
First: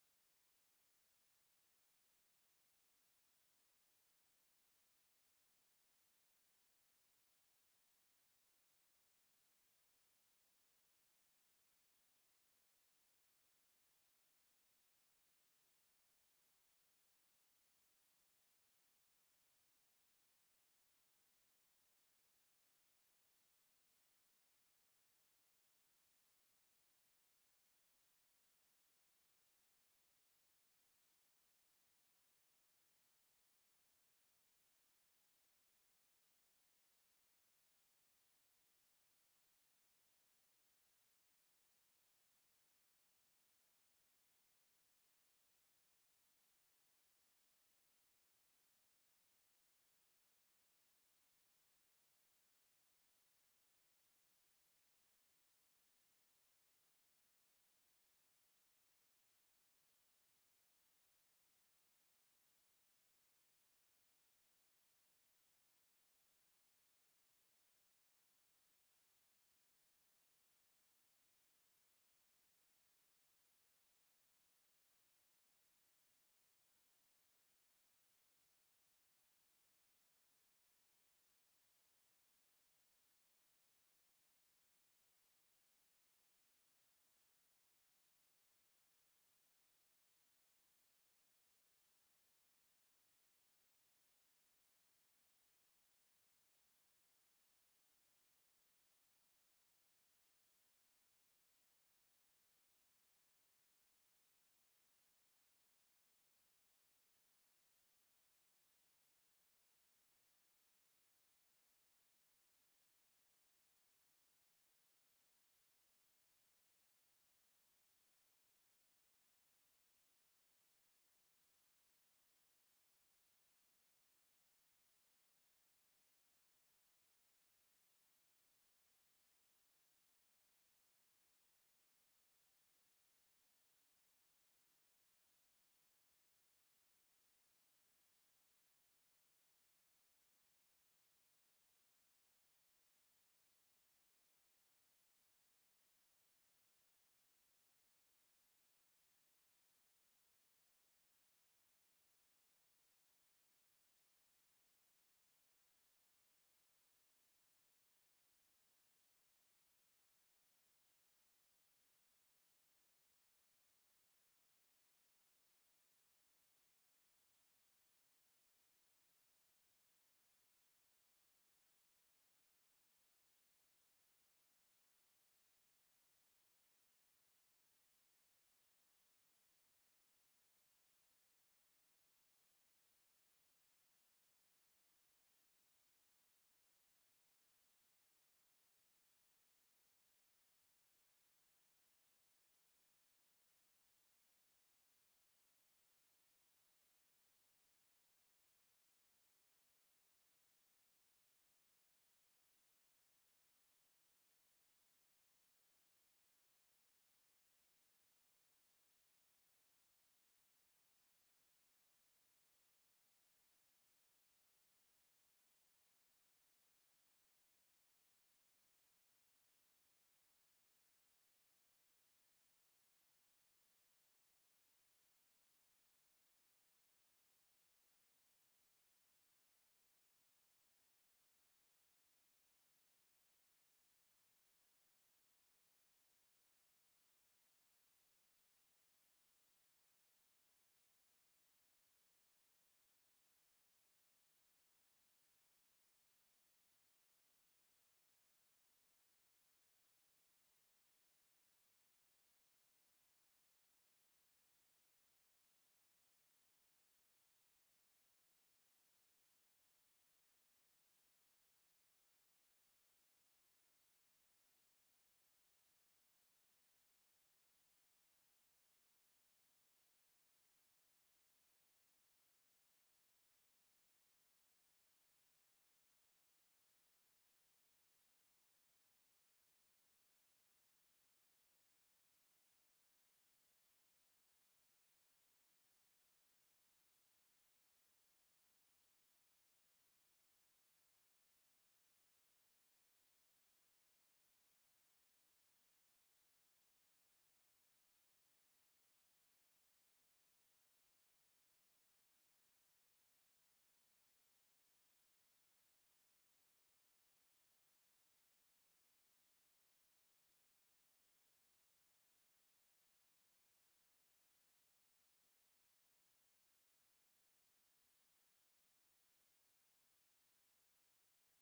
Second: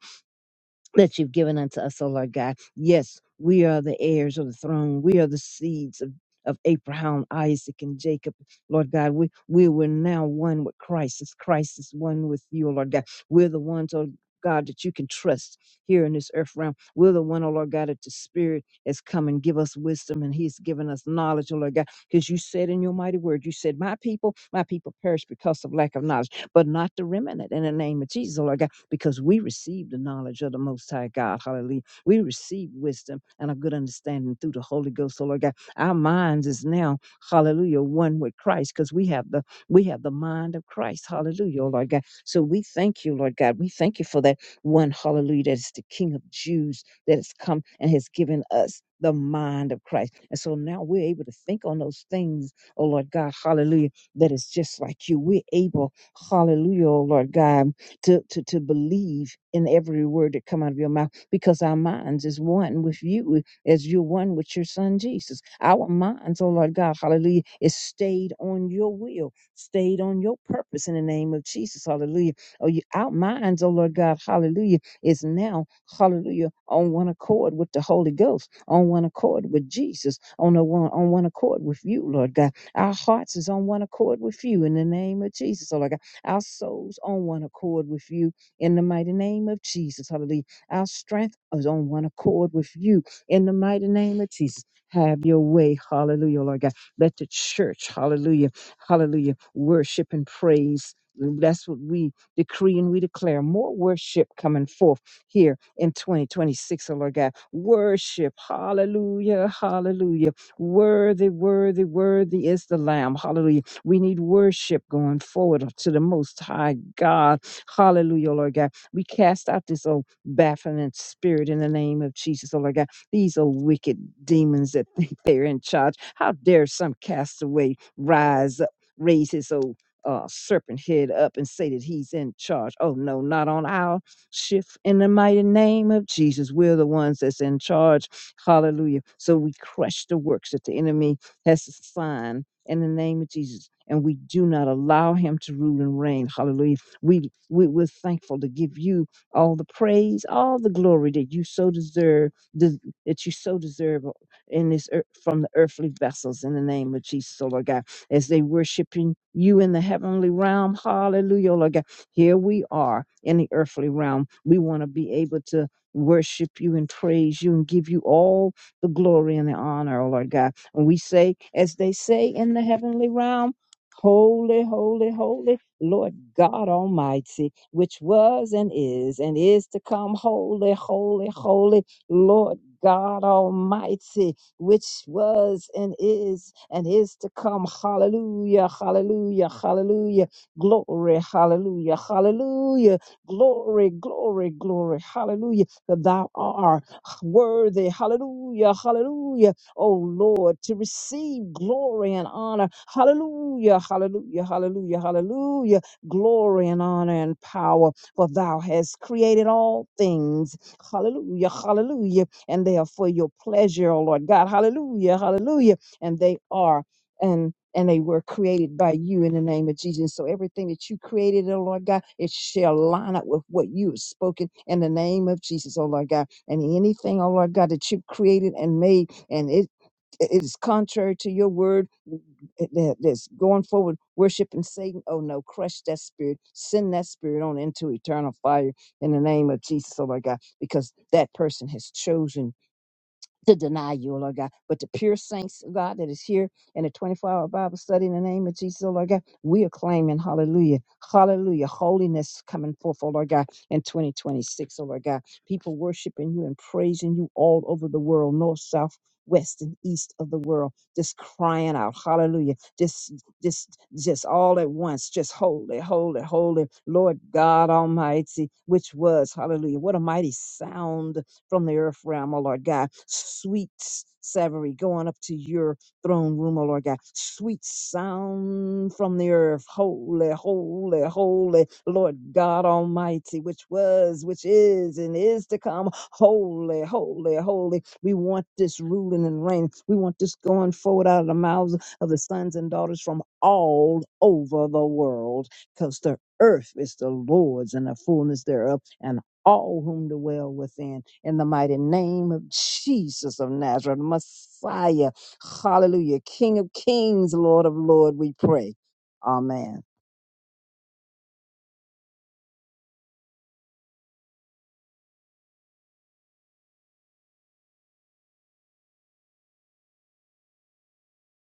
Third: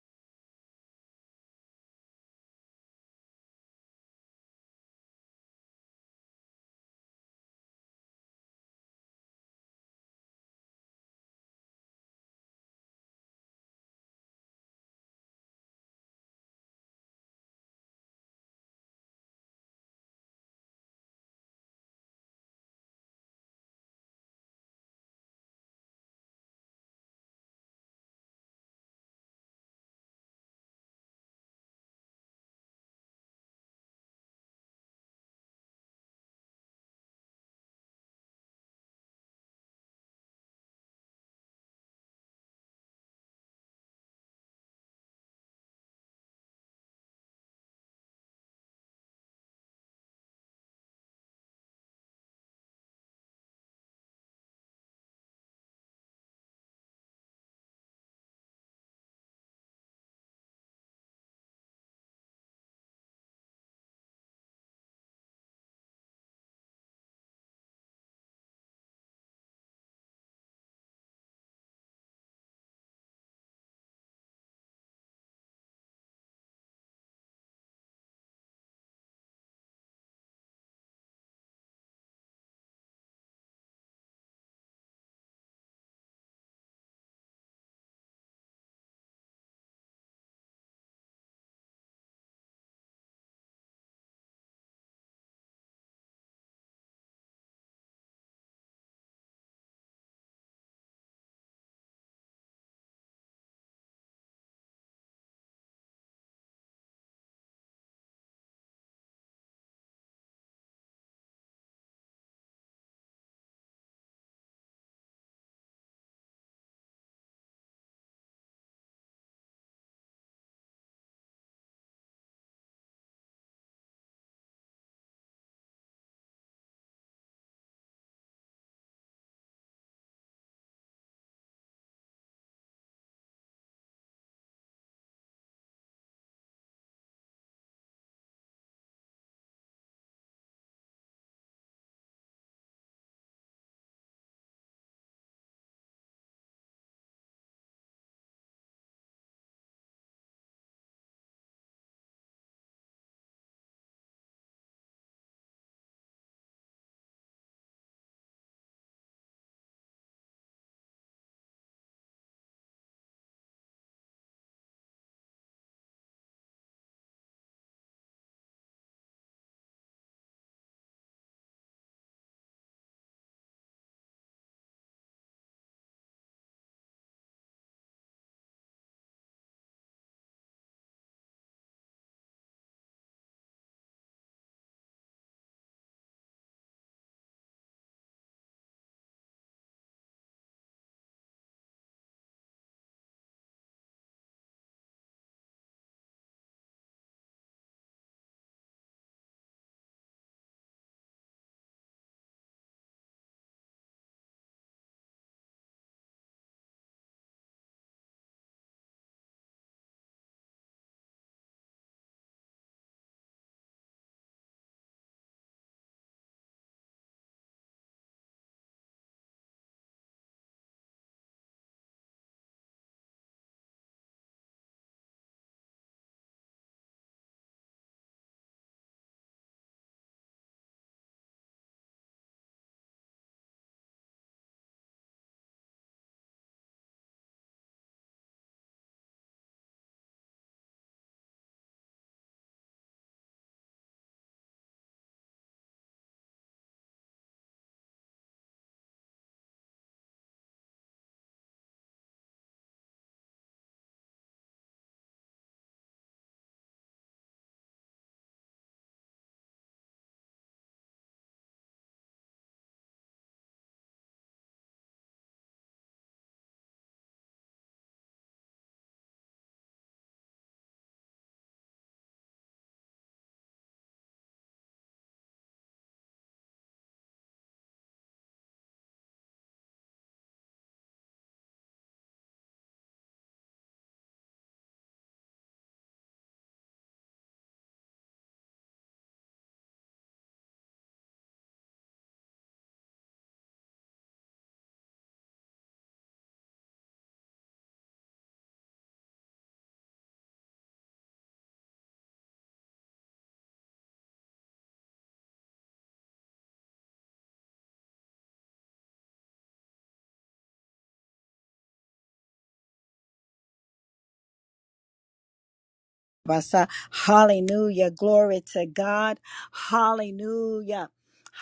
C: that you've given unto us, O Lord God. Yes, we are the heirs of the throne. We are the seeds of, of Abraham, Isaac, and Jacob. Lord God, we, we were now one with Christ. As Christ is one with you, O Lord God. We're the ones, O God, that you can trust here in this earth realm. We're the one, oh Lord God, that the Spirit has come and give us wisdom and He's given us knowledge, O Lord God, because you said in your mighty word, you said, My people, my people perish because of lack of knowledge, but not the remnant in the name of Jesus, O Lord God because we receive the knowledge of the Most High God. Hallelujah. We receive wisdom and a good understanding through the Holy Ghost, oh Lord God. Our minds is now, hallelujah, one with Christ because we have the we have the mind of Christ. Hallelujah, oh Lord God. So we thank you, Lord God. We thank you for that one, hallelujah, that is the King of Jews that has come and has given us the mind of Christ. And so now we're able to think on those things, oh Lord God, hallelujah, that is just like you. We're able, hallelujah, oh Lord God to, to, to believe in every word that come out of your mouth because our minds is one with you as you're one with your son Jesus. Our minds, oh Lord God, hallelujah, is stayed on your will, stayed on your purpose in the name of Jesus, hallelujah. Oh, you, our minds, oh Lord God, hallelujah, is now, hallelujah, on one accord with the Holy Ghost, on one accord with Jesus, on, a one, on one accord with you, Lord God. Our hearts is on one accord with you in the name of Jesus, oh Lord God our souls on one accord with you in the mighty name of Jesus. Hallelujah. Our strength is on one accord with you in the mighty name of Jesus. Have your way. Hallelujah, Lord God. Let the church, hallelujah, hallelujah, worship and praise. That's what we decree and we declare. More worship coming forth here in 2026, O Lord God. Worship. Hallelujah. Hallelujah. Worthy, worthy, worthy is the Lamb. Hallelujah we need worship going forward to the Most High God. Hallelujah, oh Lord God. We cast out this old baffling spirit in the name of Jesus, oh Lord God. These are wicked demons that think they're in charge. How dare some castaway rise up, raise his old uh, serpent head up and say that he's in charge. Oh no, not on our shift in the mighty name of Jesus. We're the ones that's in charge. Hallelujah. So we crush the works that the enemy has assigned in the name of Jesus. And we do not allow him to rule and reign. Hallelujah. We, we, we're thankful to give you all the praise, all the glory that you so deserve, des- that you so deserve in this earth, from the earthly vessels in the name of Jesus, oh Lord God, as they worshiping you in the heavenly realm. Hallelujah, oh Lord God. Here we are in the earthly realm. We want to be able to worship you and praise you and give you all the glory and the honor, oh Lord God and we say, as they say in the heavenly realm, Holy, holy, holy, Lord God Almighty, which was and is and is to come. Holy, holy, holy, Lord God Almighty, which was and is and is to come. Hallelujah, hallelujah, hallelujah. Glory, hallelujah, hallelujah. Glory, glory, glory, hallelujah. For thou art worthy. Hallelujah, hallelujah oh Lord, to receive glory and honor. Hallelujah, hallelujah, hallelujah, hallelujah. Glory and honor and power, for thou hast created all things. Hallelujah, hallelujah. And they are for your pleasure, oh Lord God. Hallelujah, hallelujah. And they are and and they were created by you in the name of Jesus. So everything that you created, oh Lord God, it shall line up with what you have spoken in the name of Jesus, oh Lord God. And anything, oh Lord God, that you've created and made, and it it is contrary to your word that- that's going forward worshiping Satan. Oh no, crush that spirit, send that spirit on into eternal fire in the name of Jesus, oh my God, because that person has chosen to deny you, O Lord God. But the pure saints, O God, that is here in the 24 hour Bible study in the name of Jesus, O Lord God, we are claiming, hallelujah, hallelujah, holiness coming forth, O Lord God, in 2026, O Lord God. People worshiping you and praising you all over the world, north, south, west and east of the world just crying out hallelujah just just just all at once just holy holy holy lord god almighty which was hallelujah what a mighty sound from the earth realm, O Lord God. Sweet savory going up to your throne room, O Lord God. Sweet sound from the earth. Holy, holy, holy, Lord God Almighty, which was, which is, and is to come. Holy, holy, holy. We want this ruling and reign. We want this going forward out of the mouths of the sons and daughters from all over the world because the earth is the Lord's and the fullness thereof, and all whom dwell within. In the mighty name of Jesus of Nazareth, Messiah, hallelujah, King of kings, Lord of Lords, we pray. Amen.
A: Basa. Hallelujah. Glory to God. Hallelujah.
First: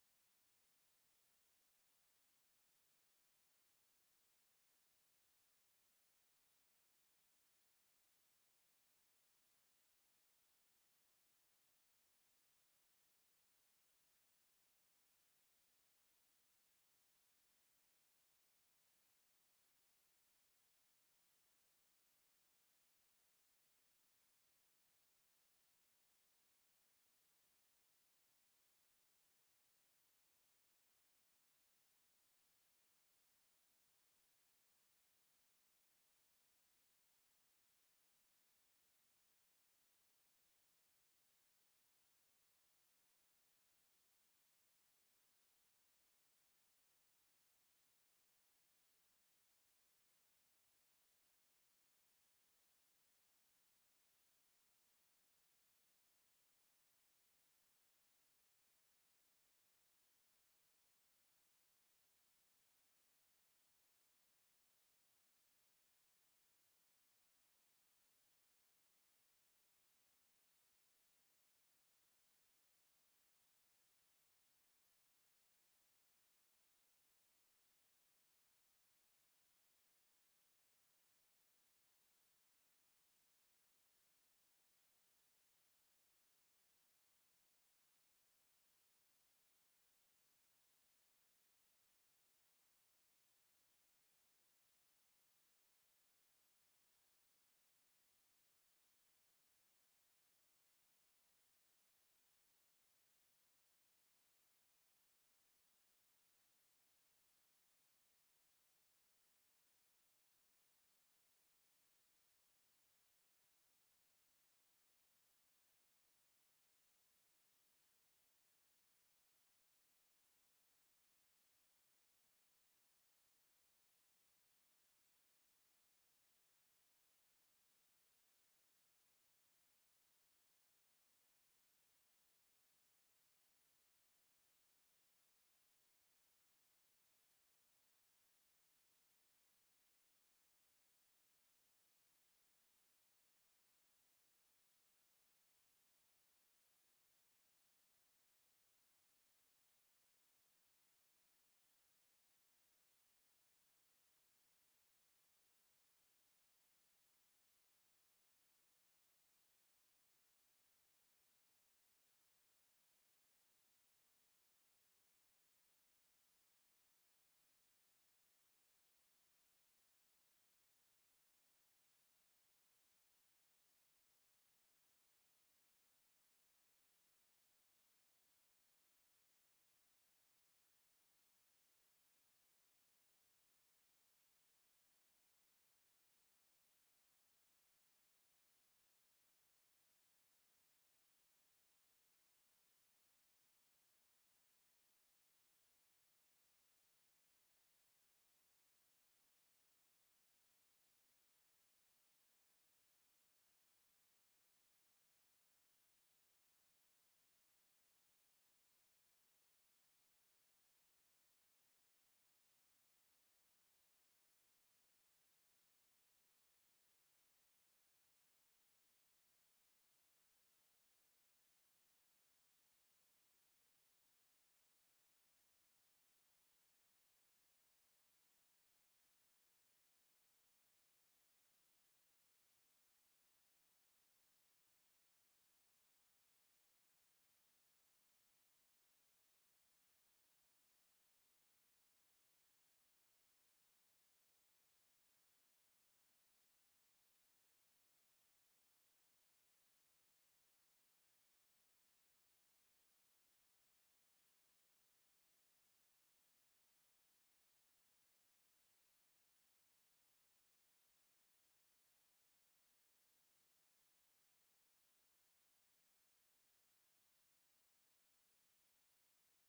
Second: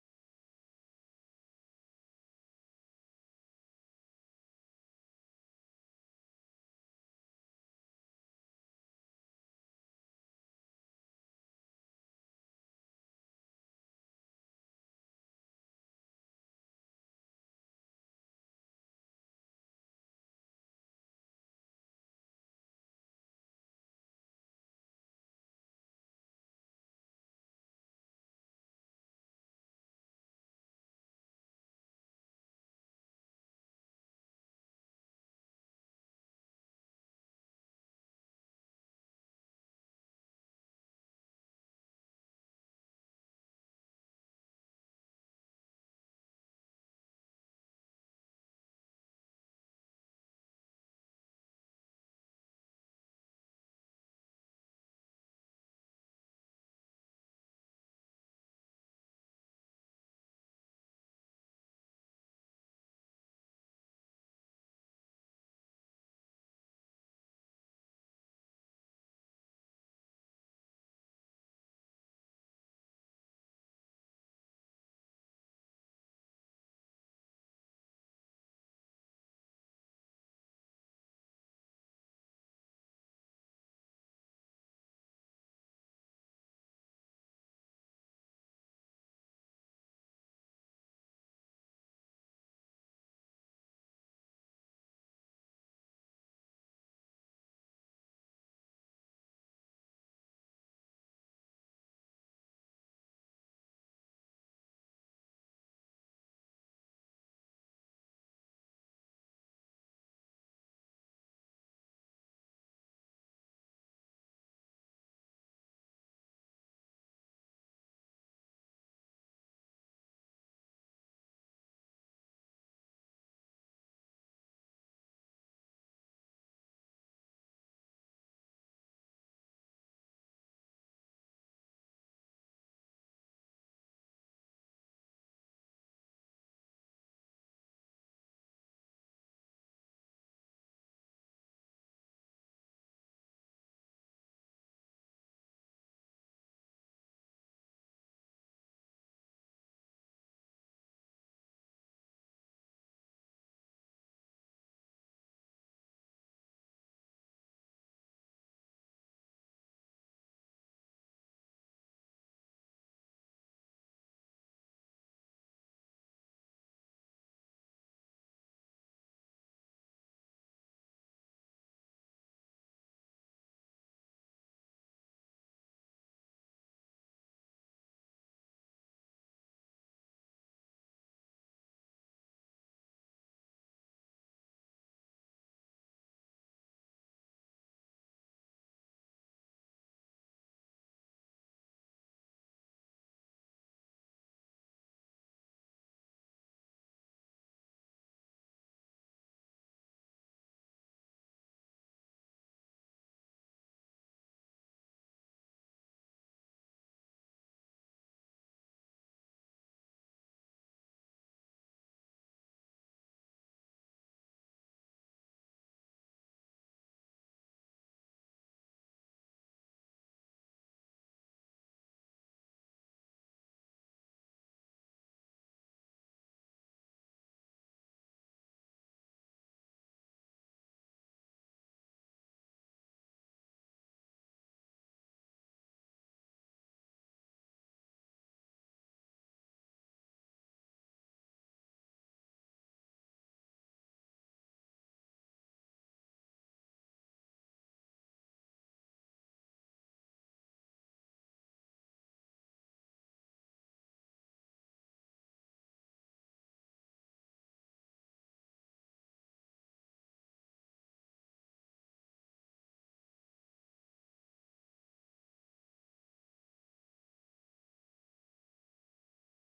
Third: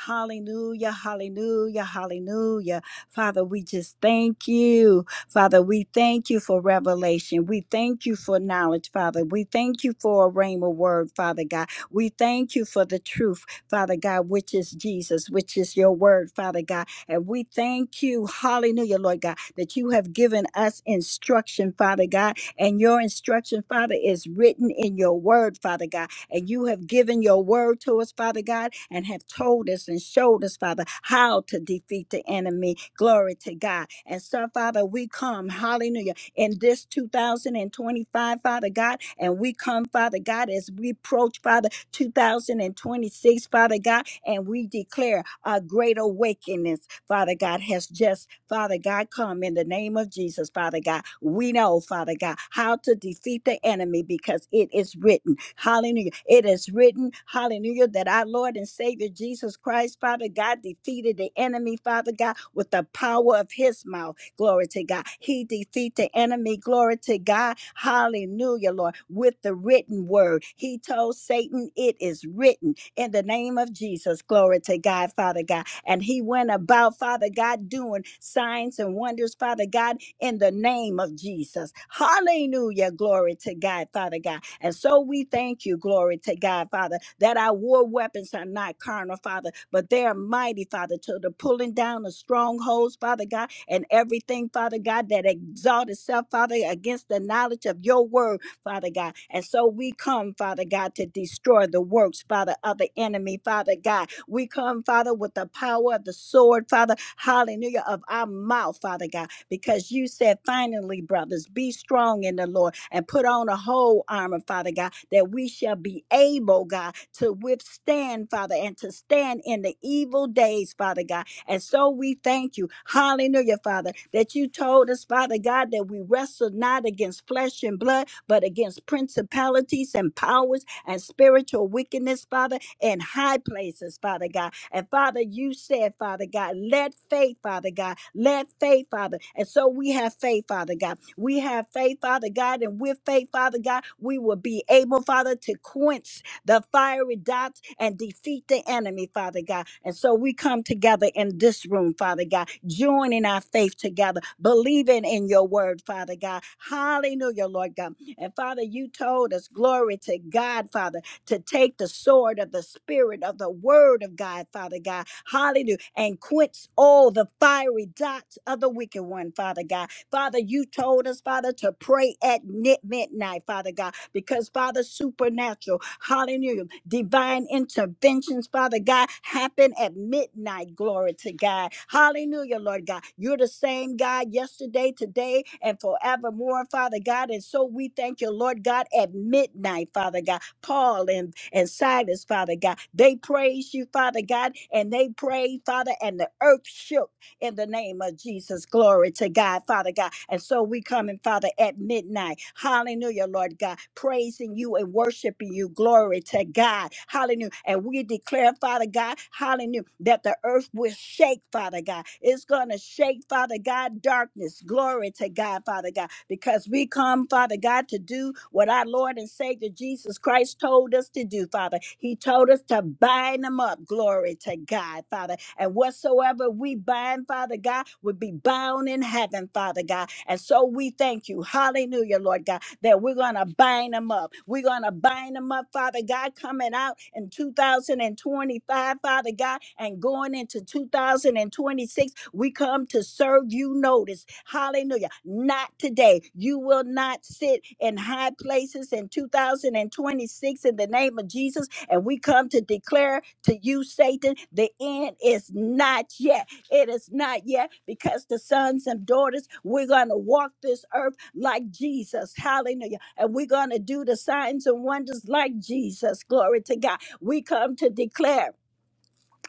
A: Hallelujah, hallelujah, hallelujah. Father, we just thank you. Father, we thank you for revelation. We thank you for knowledge, Father. We thank you for a rhema word, Father God. We thank you for the truth, Father God, which is Jesus, which is your word, Father God. And we thank you, hallelujah, Lord God, that you have given us instruction, Father God, and your instruction, Father, is written in your word, Father God. And you have given your word to us, Father God, and have told us and showed us, Father, how to defeat the enemy. Glory to God. And so, Father, we come, hallelujah, in this 2025, Father God, and we come, Father God, as we approach, Father, 2026, Father God, and we declare a great awakening Father God, has just, Father God, come in the name of Jesus, Father God. We know, Father God, how to defeat the enemy because it is written. Hallelujah. It is written, hallelujah, that our Lord and Savior Jesus Christ, Father God, defeated the enemy, Father God, with the power of his mouth. Glory to God. He defeat the enemy. Glory to God. Hallelujah, Lord. With the written word, he told Satan, It is written in the name of Jesus. Glory to God, Father God. And he went about, Father God, doing signs and wonders, Father God, in the name of Jesus. Hallelujah. Glory to God, Father God. And so we thank you, glory to God, Father, that our war weapons are not carnal, Father, but they are mighty, Father, to the pulling down of strongholds, Father God, and everything, Father God, that exalt itself, Father, against the knowledge of your word Father God. And so we come, Father God, to destroy the works, Father, of the enemy, Father God. We come, Father, with the power of the sword, Father, hallelujah, of our mouth, Father God, because you said, finally, brothers, be strong in the Lord and put on a whole armor, Father God, that we shall be able, God, to withstand, Father, and to stand in the evil days, Father God. And so we thank you, hallelujah, Father, that you told us, Father God, that we wrestle not against flesh and blood, but against principalities and powers and spiritual wickedness, Father, in high places, Father God. And Father, you said, Father God, let faith, Father God, let faith, Father. And so we have faith, Father God. We have faith, Father God, and with faith, Father God, we will be able, Father, to quench the fiery dots and defeat the enemy, Father God. And so we come together in this room, Father God, joining our faith together, believing in your word, Father God. Hallelujah, Lord God. And Father, you told us, glory to God, Father, to take the sword of the Spirit of the Word of God, Father God. Hallelujah. And quench all the fiery dots of the wicked one, Father God. Father, you told us, Father, to pray at ni- midnight, Father God, because, Father, supernatural, hallelujah, divine interventions, Father God, happen at midnight. Glory to God. Hallelujah, Lord God. You're the same God yesterday, today, and forevermore, Father God. And so we thank you, Lord God, at midnight, Father God. Paul and, and Silas, Father God, they praise you, Father God, and they prayed, Father, and the earth shook in the name of Jesus. Glory to God, Father God. And so we come in, Father, at midnight. Hallelujah, Lord God, praising you and worshiping you. Glory to God. Hallelujah. And we declare, Father God, hallelujah, that the earth will shake, Father God. It's going to shake, Father God, darkness. Glory Glory to God, Father God, because we come, Father God, to do what our Lord and Savior Jesus Christ told us to do, Father. He told us to bind them up. Glory to God, Father. And whatsoever we bind, Father God, would be bound in heaven, Father God. And so we thank you. Hallelujah, Lord God that we're going to bind them up. We're going to bind them up, Father God, coming out in 2025, Father God, and going into 2026. We come to serve you notice. Hallelujah. Not today. You will not sit in high places in 2026 in the name of Jesus. And we come to declare to you, Satan, the end is not yet it is not yet because the sons and daughters, we're going to walk this earth like Jesus. Hallelujah. And we're going to do the signs and wonders like Jesus. Glory to God. We come to declare,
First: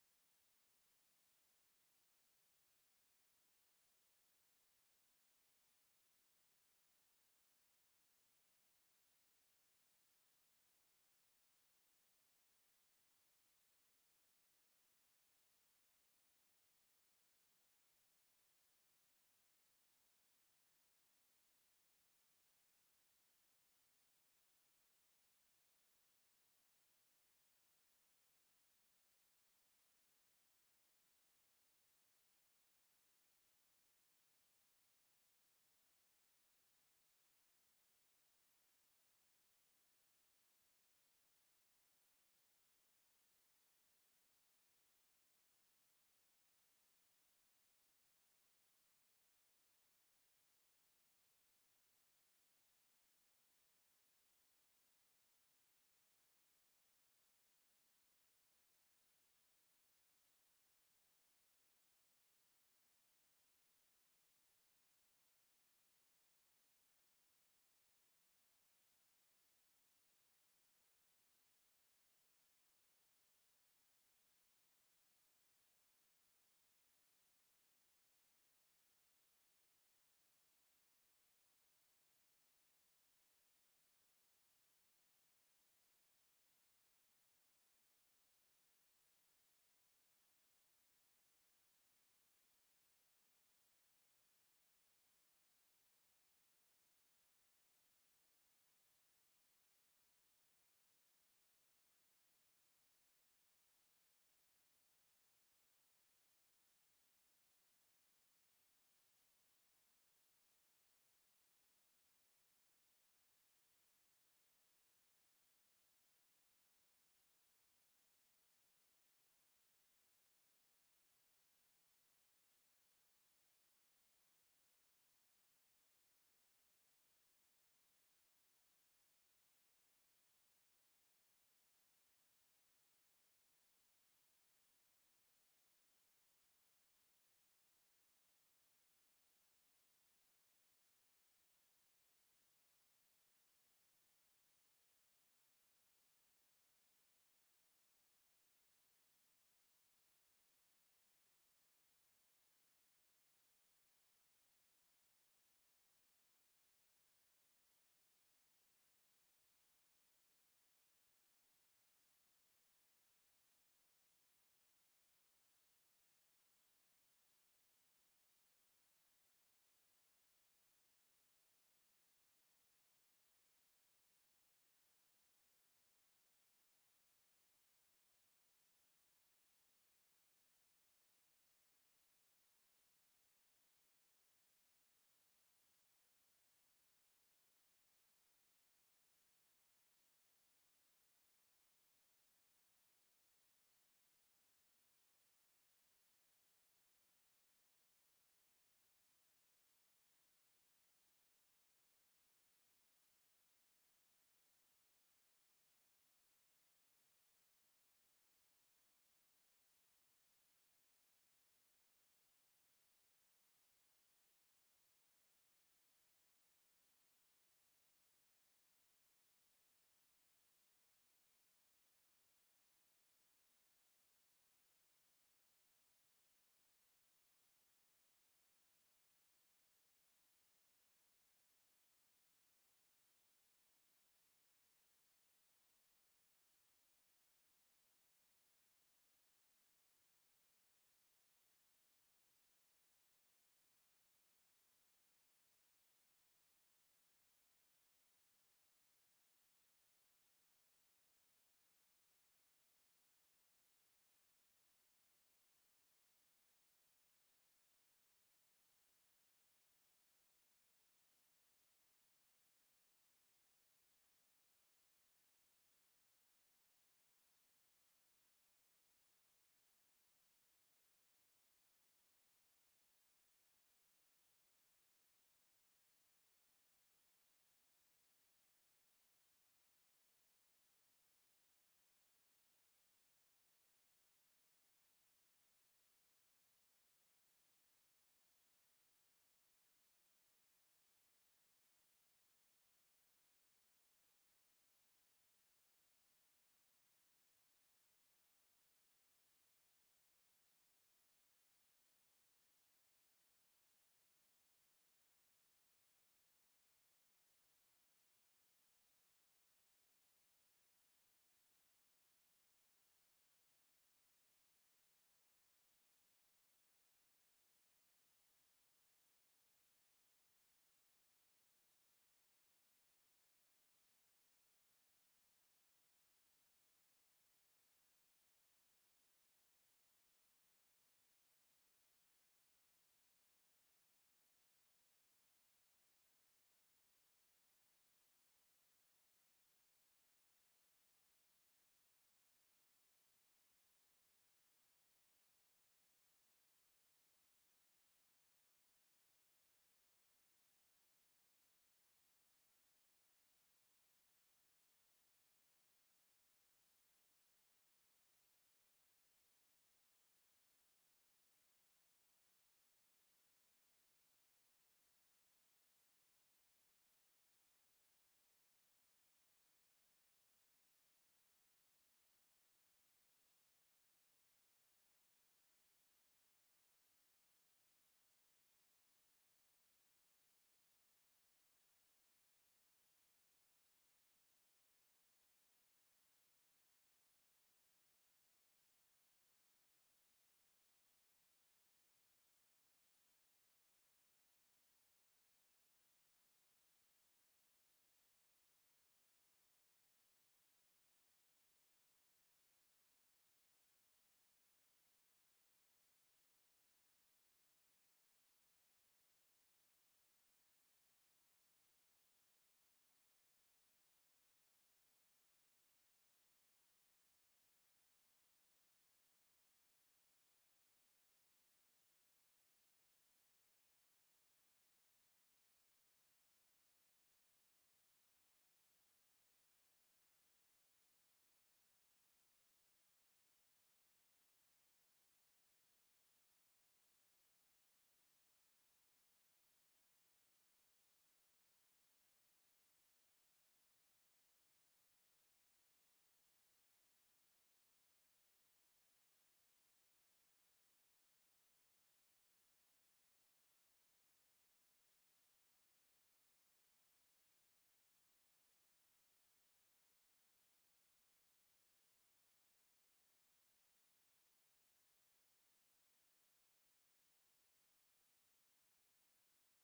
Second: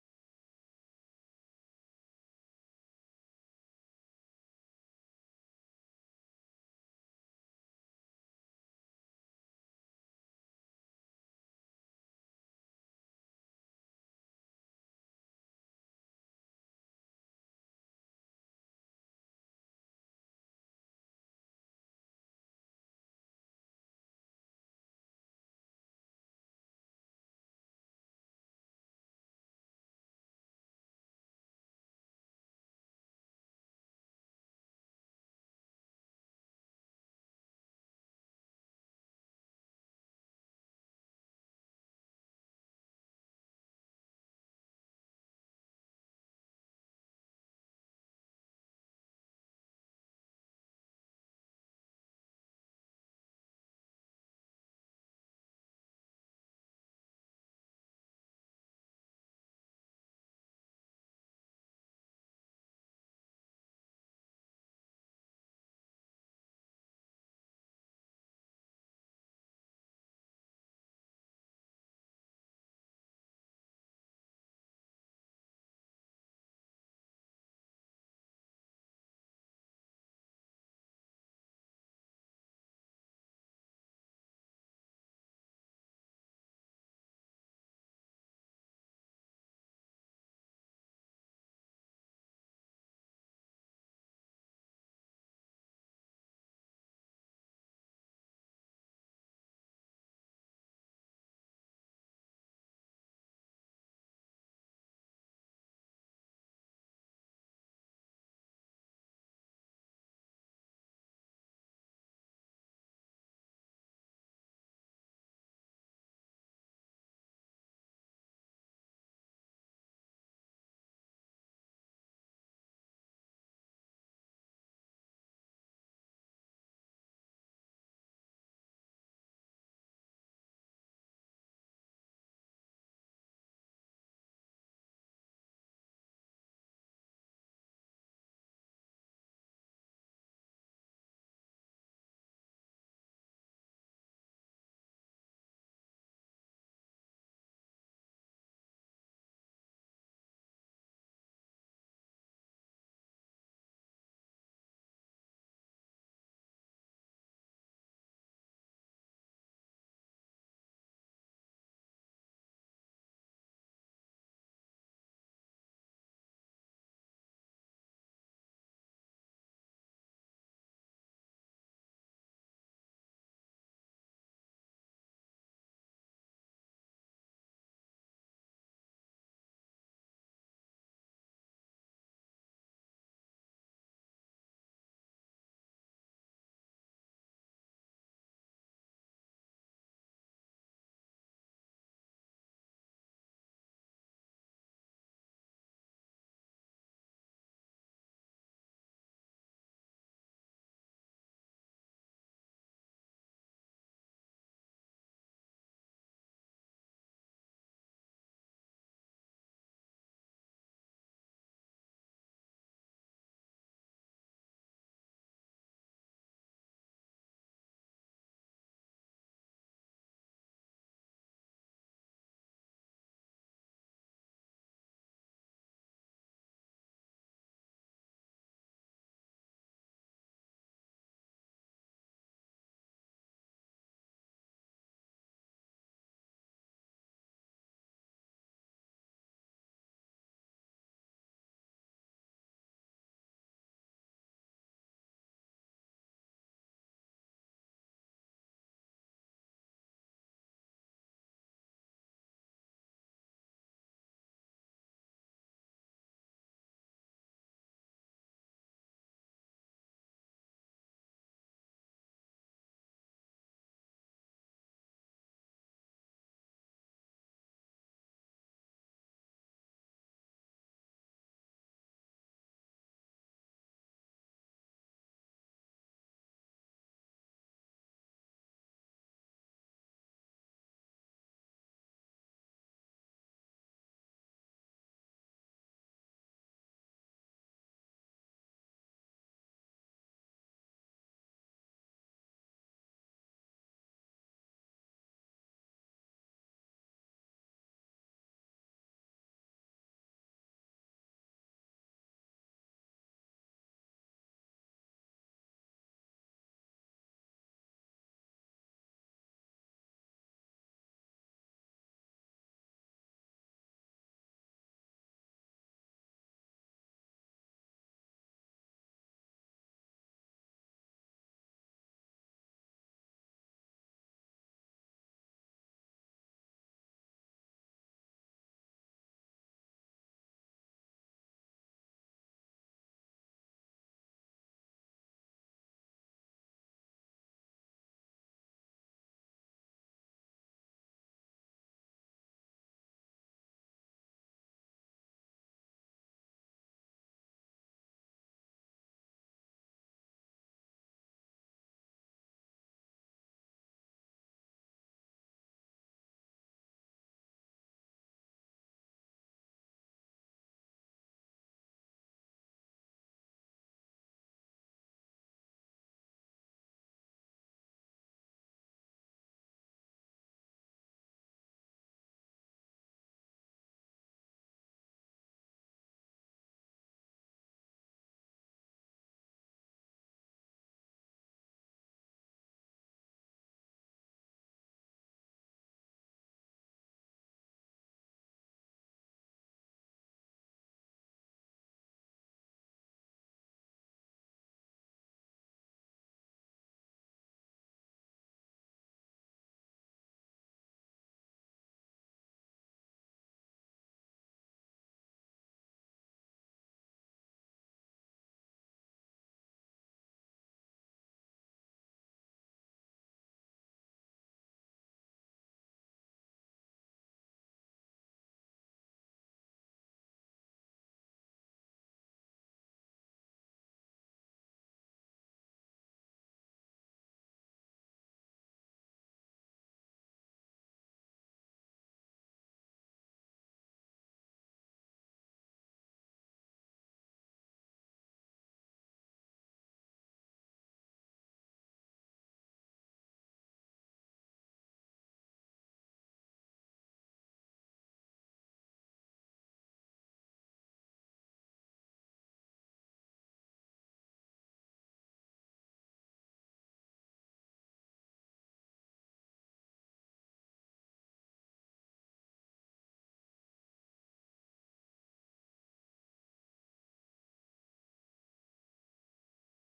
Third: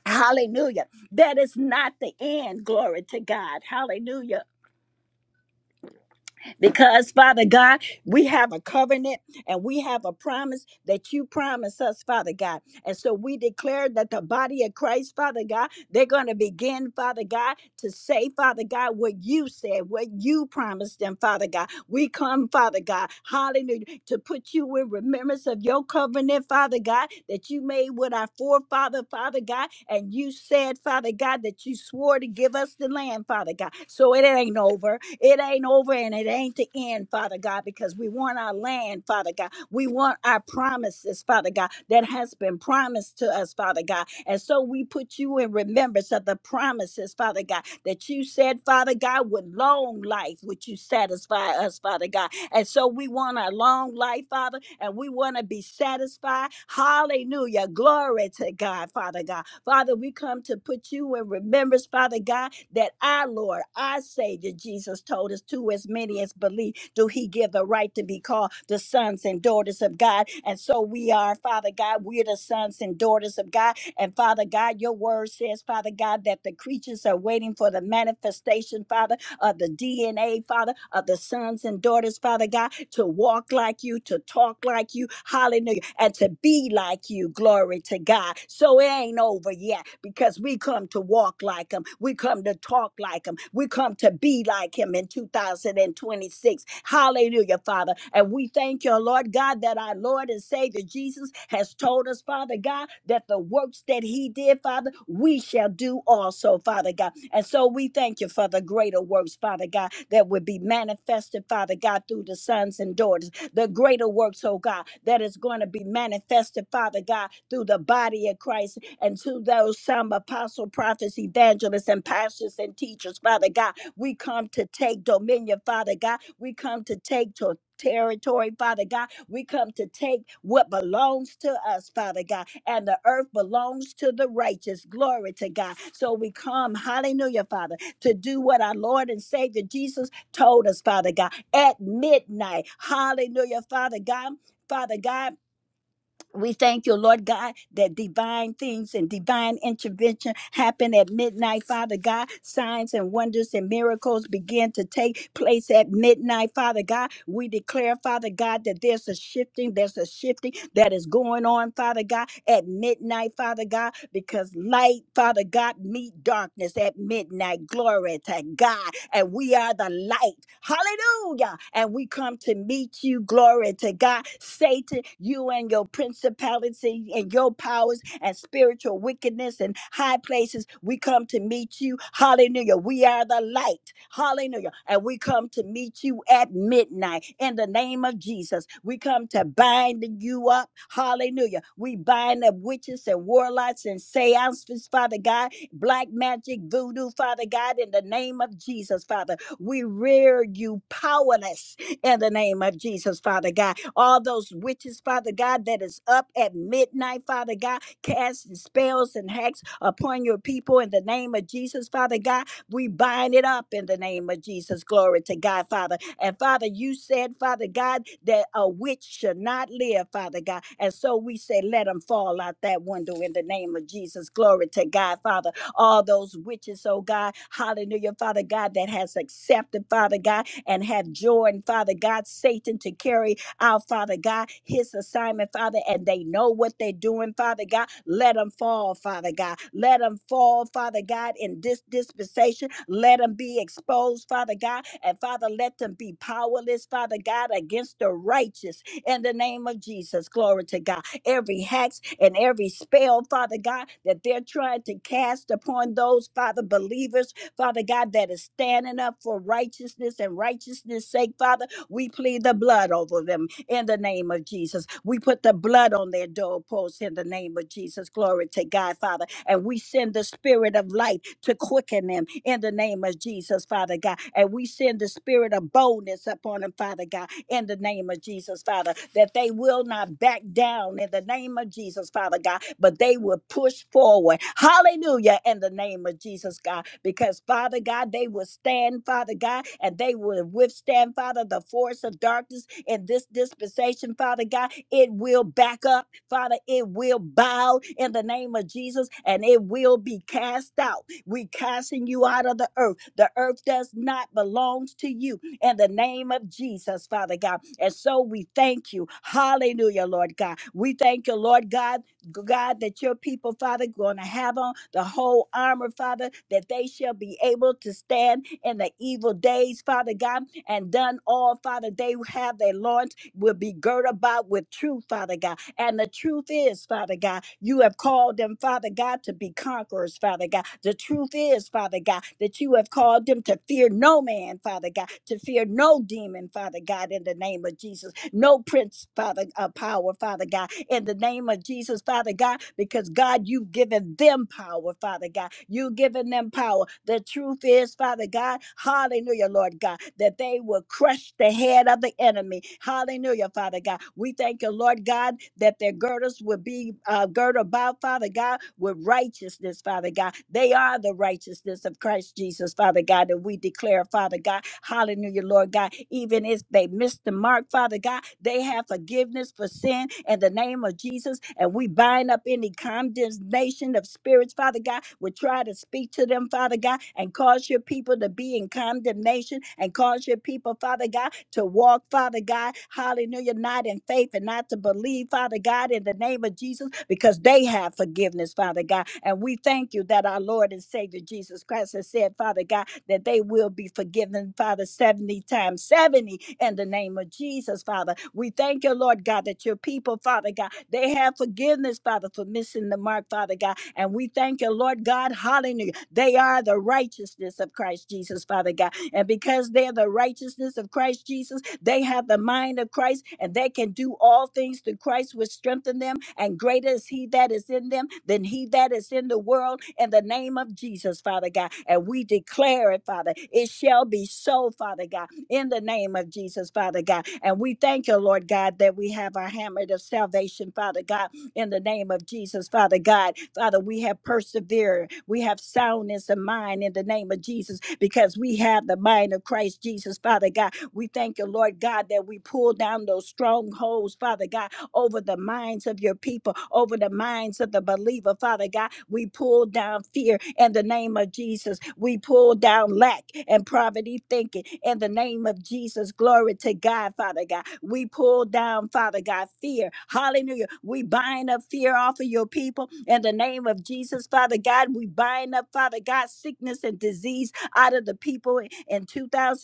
A: hallelujah, that is not the end. Glory to God. Hallelujah because Father God, we have a covenant and we have a promise that you promise us, Father God. And so we declare that the body of Christ, Father God, they're going to begin, Father God, to say, Father God, what you said, what you promised them, Father God. We come, Father God, hallelujah, to put you in remembrance of your covenant, Father God, that you made with our forefather, Father God, and you said, Father God, that you swore to give us the land, Father God. So it ain't over. It ain't over and it ain't the end, Father God, because we want our land, Father God. We want our promises, Father God, that has been promised to us, Father God. And so we put you in remembrance of the promises, Father God, that you said, Father God, with long life would you satisfy us, Father God. And so we want a long life, Father, and we want to be satisfied. Hallelujah. Glory to God, Father God. Father, we come to put you in remembrance, Father God, that our Lord, our Savior, Jesus told us, to as many as believe, do He give the right to be called the sons and daughters of God. And so we are, Father God, we're the sons and daughters of God. And Father God, your word says, Father God, that the creatures are waiting for the manifestation, Father of the DNA, Father, of the sons and daughters, Father God, to walk like you, to talk like you, hallelujah, and to be like you, glory to God. So it ain't over yet because we come to walk like him, we come to talk like him, we come to be like him in 2026. Hallelujah, Father. And we thank you, Lord God, that our Lord and Savior Jesus has told us, Father God, that the works that he did, Father, we shall do also, Father God. And so we thank you for the greater works, Father God, that would be manifested, Father God, through the sons and daughters the greater works, oh God, that is going to be manifested, Father God, through the body of Christ and to those some apostle, prophets, evangelists, and pastors and teachers, Father God. We come to take dominion, Father God. We come to take to territory, Father God. We come to take what belongs to us, Father God, and the earth belongs to the righteous. Glory to God. So we come, hallelujah, Father, to do what our Lord and Savior Jesus told us, Father God, at midnight. Hallelujah, Father God. Father God. We thank you, Lord God, that divine things and divine intervention happen at midnight, Father God. Signs and wonders and miracles begin to take place at midnight, Father God. We declare, Father God, that there's a shifting, there's a shifting that is going on, Father God, at midnight, Father God, because light, Father God, meet darkness at midnight. Glory to God. And we are the light. Hallelujah. And we come to meet you. Glory to God. Satan, you and your principality and your powers and spiritual wickedness and high places, we come to meet you. Hallelujah. We are the light. Hallelujah. And we come to meet you at midnight in the name of Jesus. We come to bind you up. Hallelujah. We bind up witches and warlocks and seances, Father God black magic, voodoo, Father God, in the name of Jesus, Father. We rear you powerless in the name of Jesus, Father God. All those witches, Father God, that is up at midnight, Father God, casting spells and hacks upon your people in the name of Jesus, Father God. We bind it up in the name of Jesus. Glory to God, Father. And Father, you said, Father God, that a witch should not live, Father God. And so we say, let them fall out that window in the name of Jesus. Glory to God, Father all those witches, oh God. Hallelujah, Father God, that has accepted, Father God, and have joined, Father God, Satan to carry out, Father God, his assignment, Father, and they know what they're doing, Father God. Let them fall, Father God. Let them fall, Father God, in this dispensation. Let them be exposed, Father God, and Father, let them be powerless, Father God, against the righteous in the name of Jesus. Glory to God. Every hex and every spell, Father God, that they're trying to cast upon those, Father, believers, Father God, that is standing up for righteousness and righteousness' sake, Father, we plead the blood over them in the name of Jesus. We put the blood on their doorposts in the name of Jesus. Glory to God, Father. And we send the spirit of light to quicken them in in the name of Jesus, Father God. And we send the spirit of boldness upon them, Father God, in the name of Jesus, Father, that they will not back down in the name of Jesus, Father God, but they will push forward. Hallelujah, in the name of Jesus, God, because Father God, they will stand, Father God, and they will withstand, Father, the force of darkness in this dispensation, Father God. It will back up, Father, it will bow in the name of Jesus, and it will be cast out we casting you out of the earth. The earth does not belong to you. In the name of Jesus, Father God. And so we thank you. Hallelujah, Lord God. We thank you, Lord God, God, that your people, Father, going to have on the whole armor, Father, that they shall be able to stand in the evil days, Father God, and done all, Father, they have their loins will be girt about with truth, Father God. And the truth is, Father God, you have called them, Father God, to be conquerors, Father God. The truth is, Father God, that you have called them to fear no man, Father God, to fear no demon, Father God, in the name of Jesus, no prince, Father, of power, Father God, in the name of Jesus, Father God, because God, you've given them power, Father God. You've given them power. The truth is, Father God, hallelujah, Lord God, that they will crush the head of the enemy. Hallelujah, Father God. We thank you, Lord God, that their girdles will be uh, girded about, Father God, with righteousness, Father God. They are the righteousness of Christ Jesus, Father God, and we declare, Father God, hallelujah, Lord God, even if they they missed the mark, Father God. They have forgiveness for sin in the name of Jesus. And we bind up any condemnation of spirits, Father God. We try to speak to them, Father God, and cause your people to be in condemnation and cause your people, Father God, to walk, Father God, hallelujah, not in faith and not to believe, Father God, in the name of Jesus, because they have forgiveness, Father God. And we thank you that our Lord and Savior Jesus Christ has said, Father God, that they will be forgiven, Father, 70 times 70 in the name of Jesus, Father. We thank you, Lord God, that your people, Father God, they have forgiveness, Father, for missing the mark, Father God. And we thank you, Lord God. Hallelujah. They are the righteousness of Christ Jesus, Father God. And because they're the righteousness of Christ Jesus, they have the mind of Christ and they can do all things through Christ, which strengthen them. And greater is He that is in them than He that is in the world in the name of Jesus, Father God. And we declare it, Father. It shall be so, Father God, in the name of Jesus, Father God. And we thank you, Lord God, that we have our hammer of salvation, Father God in the name of Jesus, Father God. Father, we have persevered. We have soundness of mind in the name of Jesus because we have the mind of Christ Jesus, Father God. We thank you, Lord God, that we pull down those strongholds, Father God, over the minds of your people, over the minds of the believer. Father God, we pull down fear in the name of Jesus. We pull down lack and poverty thinking in the name of Jesus. Glory to God, Father God. We pull down, Father God, fear. Hallelujah. We bind up fear off of your people in the name of Jesus, Father God. We bind up, Father God, sickness and disease out of the people in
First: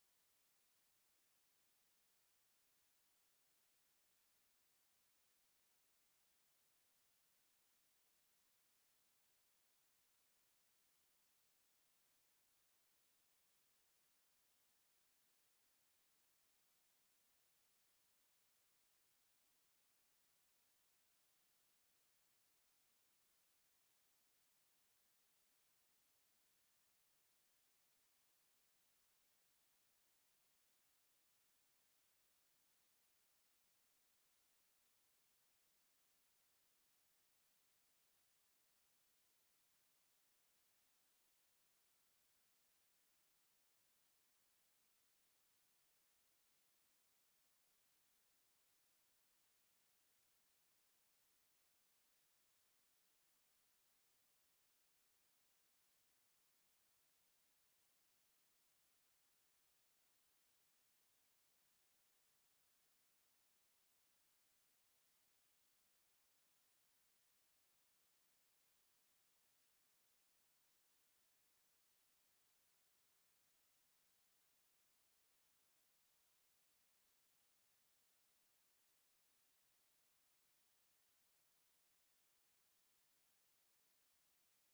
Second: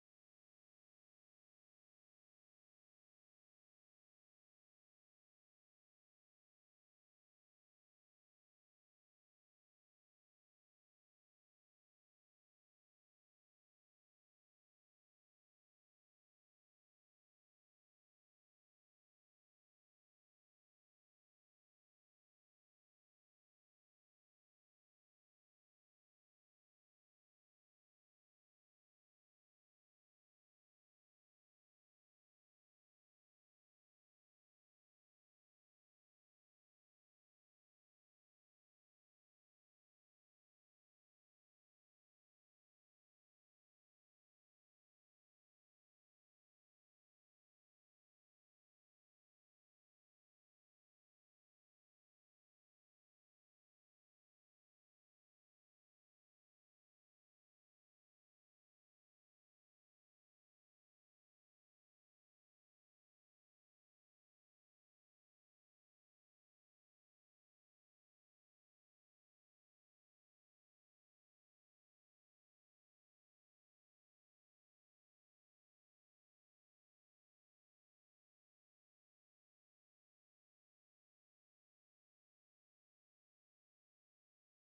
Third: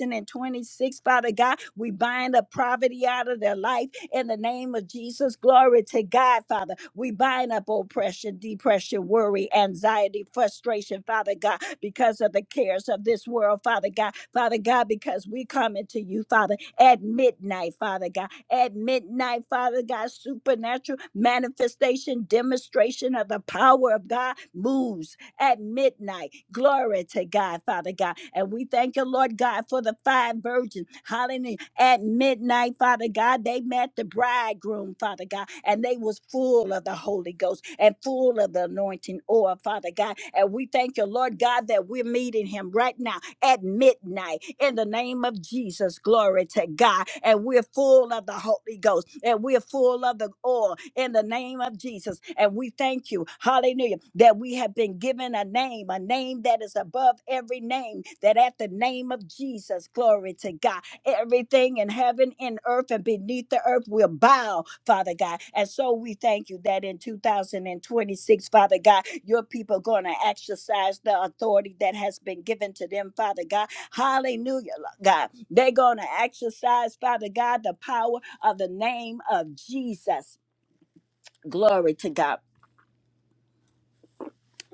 A: 2026, Father God. We bind up poverty out of their life in the name of Jesus. Glory to God, Father. We bind up oppression, depression, worry, anxiety, frustration, Father God, because of the cares of this world, Father God. Father God, because we come into you, Father, at midnight, Father God. At midnight, Father God, supernatural manifestation, demonstration of the power of God moves at midnight Glory to God, Father God. And we thank you, Lord God, for the five virgins. Hallelujah. At midnight, Father God, they met the bridegroom, Father God, and they was full of the Holy Ghost and full of the anointing oil, Father God. And we thank you, Lord God, that we're meeting him right now at midnight in the name of Jesus. Glory to God. And we're full of the Holy Ghost and we're full of the oil in the name of Jesus. And we thank you, hallelujah, that we have been given a name, a name that is above every name, that at the name of Jesus, glory to God, everything and in heaven and earth and beneath the earth will bow, Father God. And so we thank you that in 2026, Father God, your people are going to exercise the authority that has been given to them, Father God. Hallelujah, Lord God. They're going to exercise, Father God, the power of the name of Jesus. Glory to God.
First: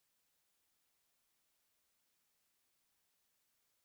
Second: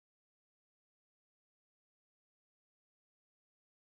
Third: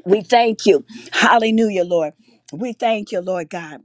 A: We thank you. Hallelujah, Lord. We thank you, Lord God.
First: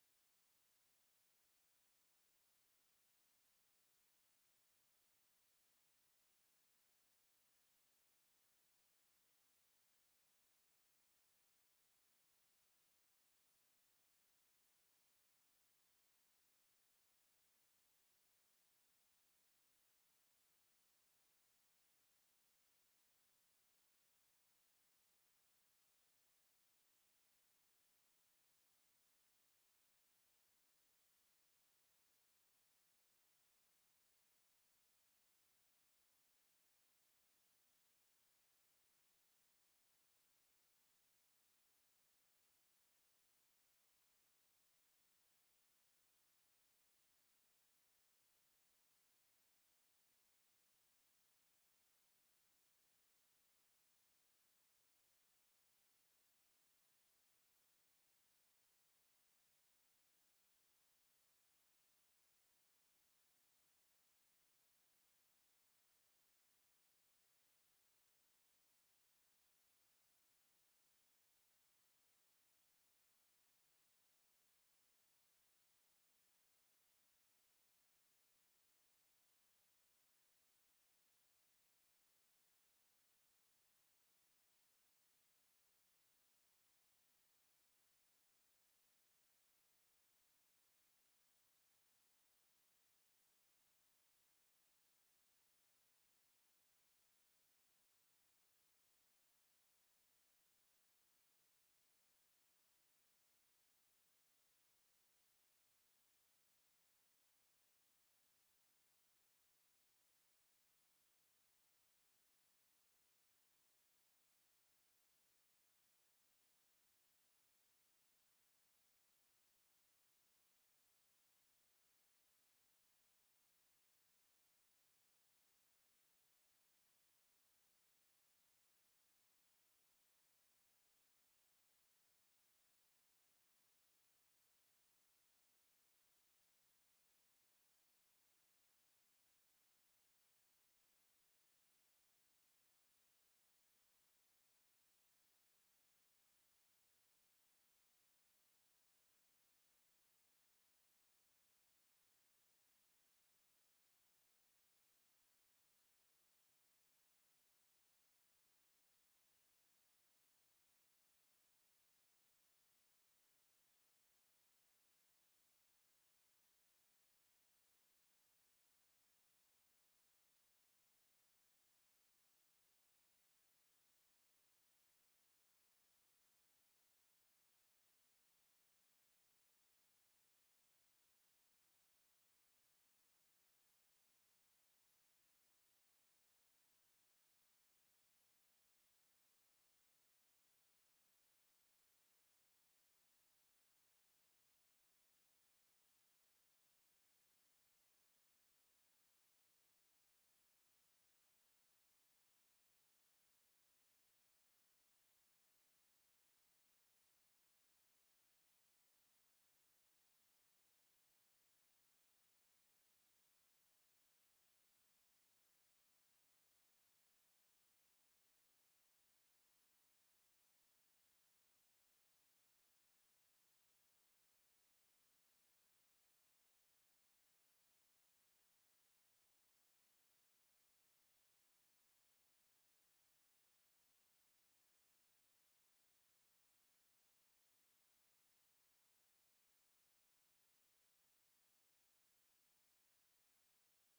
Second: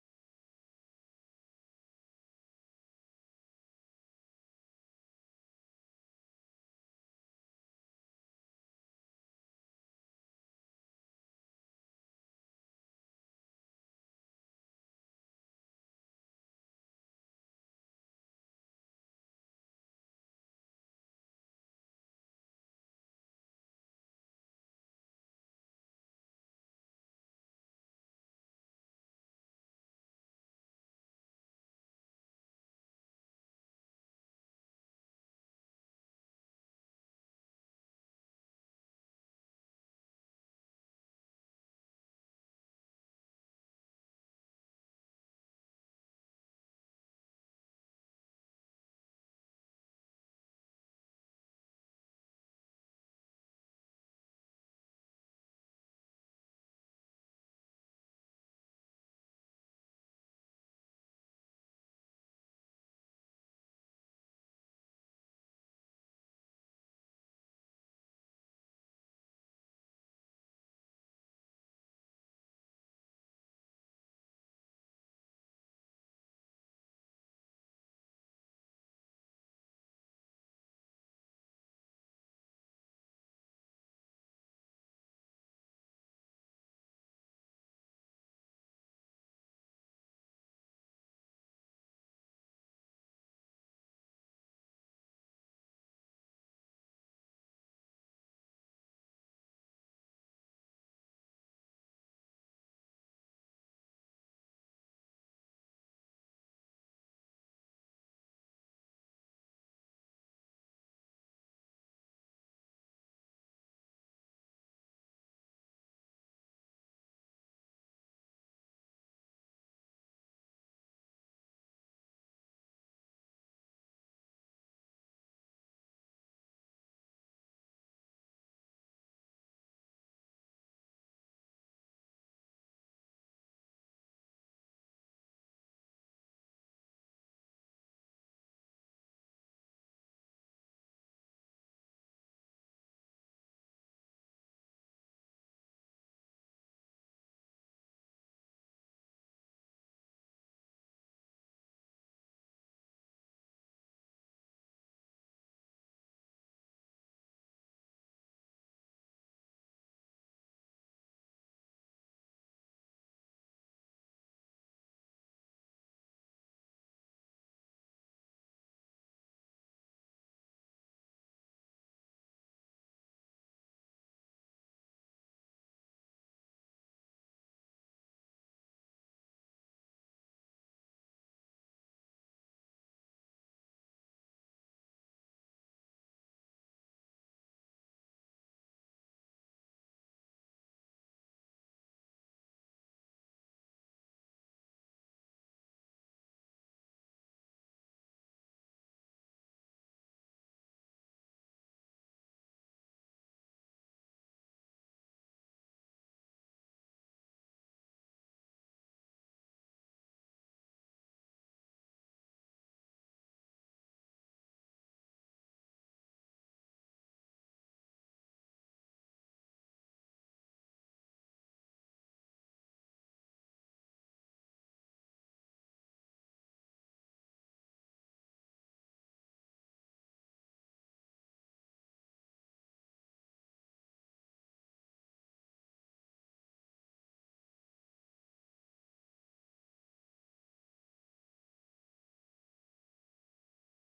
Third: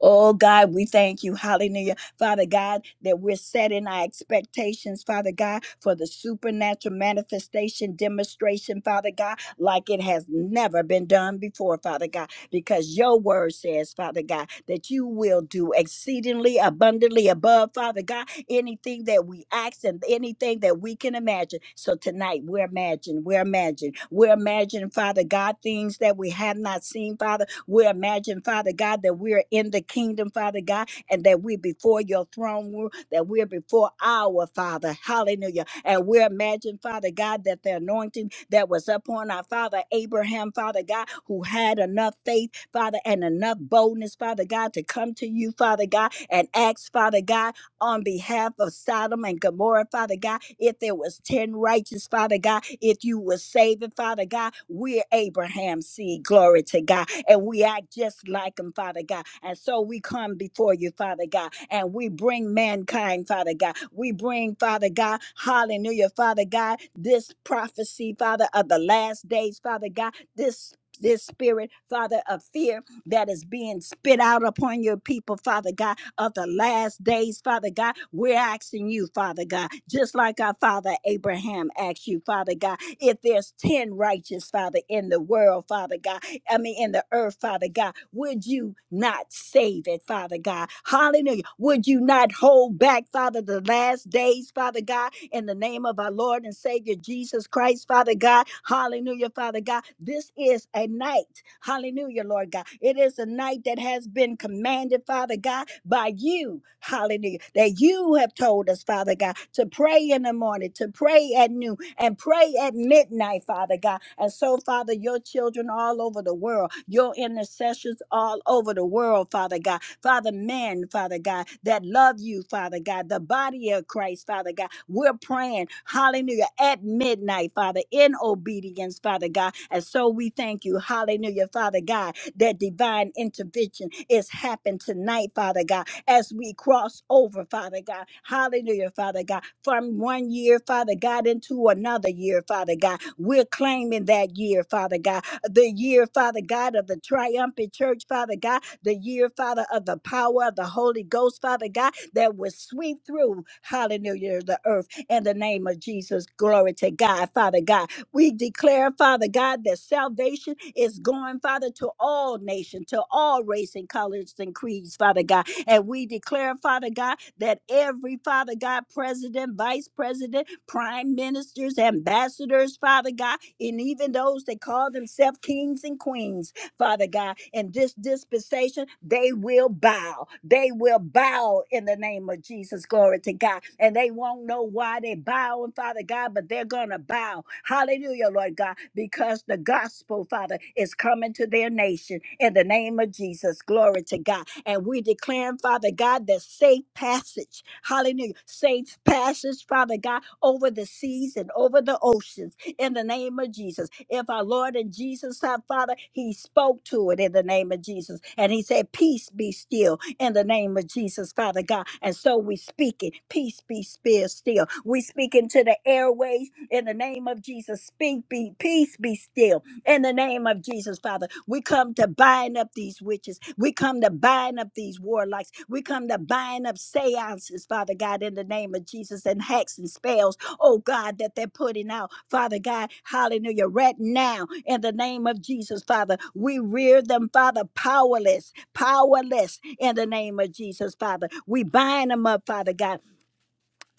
A: Oh God, we thank you. Hallelujah. Father God, that we're setting our expectations, Father God, for the supernatural manifestation demonstration, Father God, like it has never been done before, Father God, because your word says, Father God, that you will do exceedingly abundantly above, Father God, anything that we ask and anything that we can imagine. So tonight we're imagining, we're imagining, we're imagining, Father God, things that we have not seen, Father. We're imagining, Father God, that we're in the kingdom, Father God, and that we're before your throne room, that we're before our Father. Hallelujah. And we're imagining, Father God, that the anointing that was upon our Father Abraham, Father God, who had enough faith, Father, and enough boldness, Father God, to come to you, Father God, and ask, Father God, on behalf of Sodom and Gomorrah, Father God. If there was 10 righteous, Father God, if you were saving, Father God, we're Abraham's seed, glory to God. And we act just like him, Father God. And so we come before you, Father God, and we bring mankind, Father God. We bring, Father God, hallelujah, Father God, this prophecy, Father, of the last days, Father God, this this spirit, Father, of fear, that is being spit out upon your people, Father God, of the last days, Father God. We're asking you, Father God, just like our father Abraham asked you, Father God, if there's 10 righteous, Father, in the world, Father God, I mean, in the earth, Father God, would you not save it, Father God? Hallelujah. Would you not hold back, Father, the last days, Father God, in the name of our Lord and Savior Jesus Christ, Father God? Hallelujah, Father God. This is a night. Hallelujah, Lord God. It is a night that has been commanded, Father God, by you. Hallelujah. That you have told us, Father God, to pray in the morning, to pray at noon, and pray at midnight, Father God. And so, Father, your children all over the world, your intercessions all over the world, Father God. Father, man, Father God, that love you, Father God, the body of Christ, Father God. We're praying, hallelujah, at midnight, Father, in obedience, Father God. And so we thank you, hallelujah, Father God, that divine intervention is happening tonight, Father God, as we cross over, Father God. Hallelujah, Father God, from one year, Father God, into another year, Father God. We're claiming that year, Father God, the year, Father God, of the triumphant church, Father God the year, Father, of the power of the Holy Ghost, Father God, that will sweep through, hallelujah, the earth in the name of Jesus. Glory to God, Father God. We declare, Father God, that salvation is going, Father, to all nations, to all race and colors and creeds, Father God. And we declare, Father God, that every, Father God, president, vice president, prime ministers, ambassadors, Father God, and even those that call themselves kings and queens, Father God. In this dispensation, they will bow. They will bow in the name of Jesus. Glory to God. And they won't know why they bowing, Father God, but they're going to bow. Hallelujah, Lord God, because the gospel, Father, is coming to their nation in the name of Jesus. Glory to God. And we declare, Father God, the safe passage. Hallelujah. Safe passage, Father God, over the seas and over the oceans in the name of Jesus. If our Lord and Jesus, our Father, He spoke to it in the name of Jesus. And He said, Peace be still in the name of Jesus, Father God. And so we speak it. Peace be still still. We speak into the airways in the name of Jesus. Speak be peace be still in the name of Jesus, Father. We come to bind up these these witches. We come to bind up these warlocks. We come to bind up seances, Father God, in the name of Jesus, and hacks and spells, oh God, that they're putting out, Father God. Hallelujah. Right now, in the name of Jesus, Father, we rear them, Father, powerless, powerless, in the name of Jesus, Father. We bind them up, Father God.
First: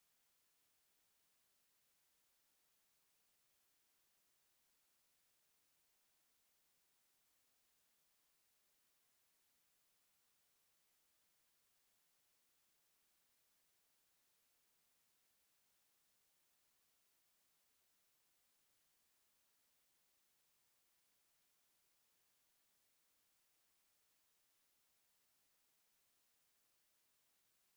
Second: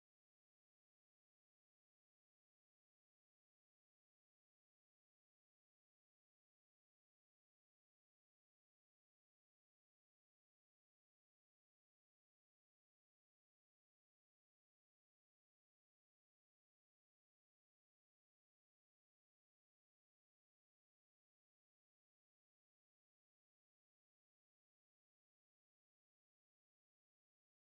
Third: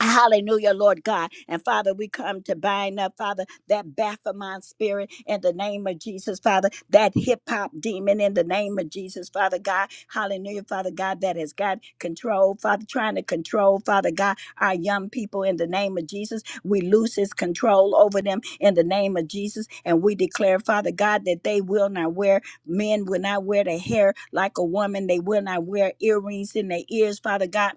A: Hallelujah, Lord God. And Father, we come to bind up, Father, that Baphomet spirit in the name of Jesus, Father, that hip hop demon in the name of Jesus, Father God. Hallelujah, Father God, that has got control, Father, trying to control, Father God, our young people in the name of Jesus. We lose his control over them in the name of Jesus. And we declare, Father God, that they will not wear, men will not wear their hair like a woman. They will not wear earrings in their ears, Father God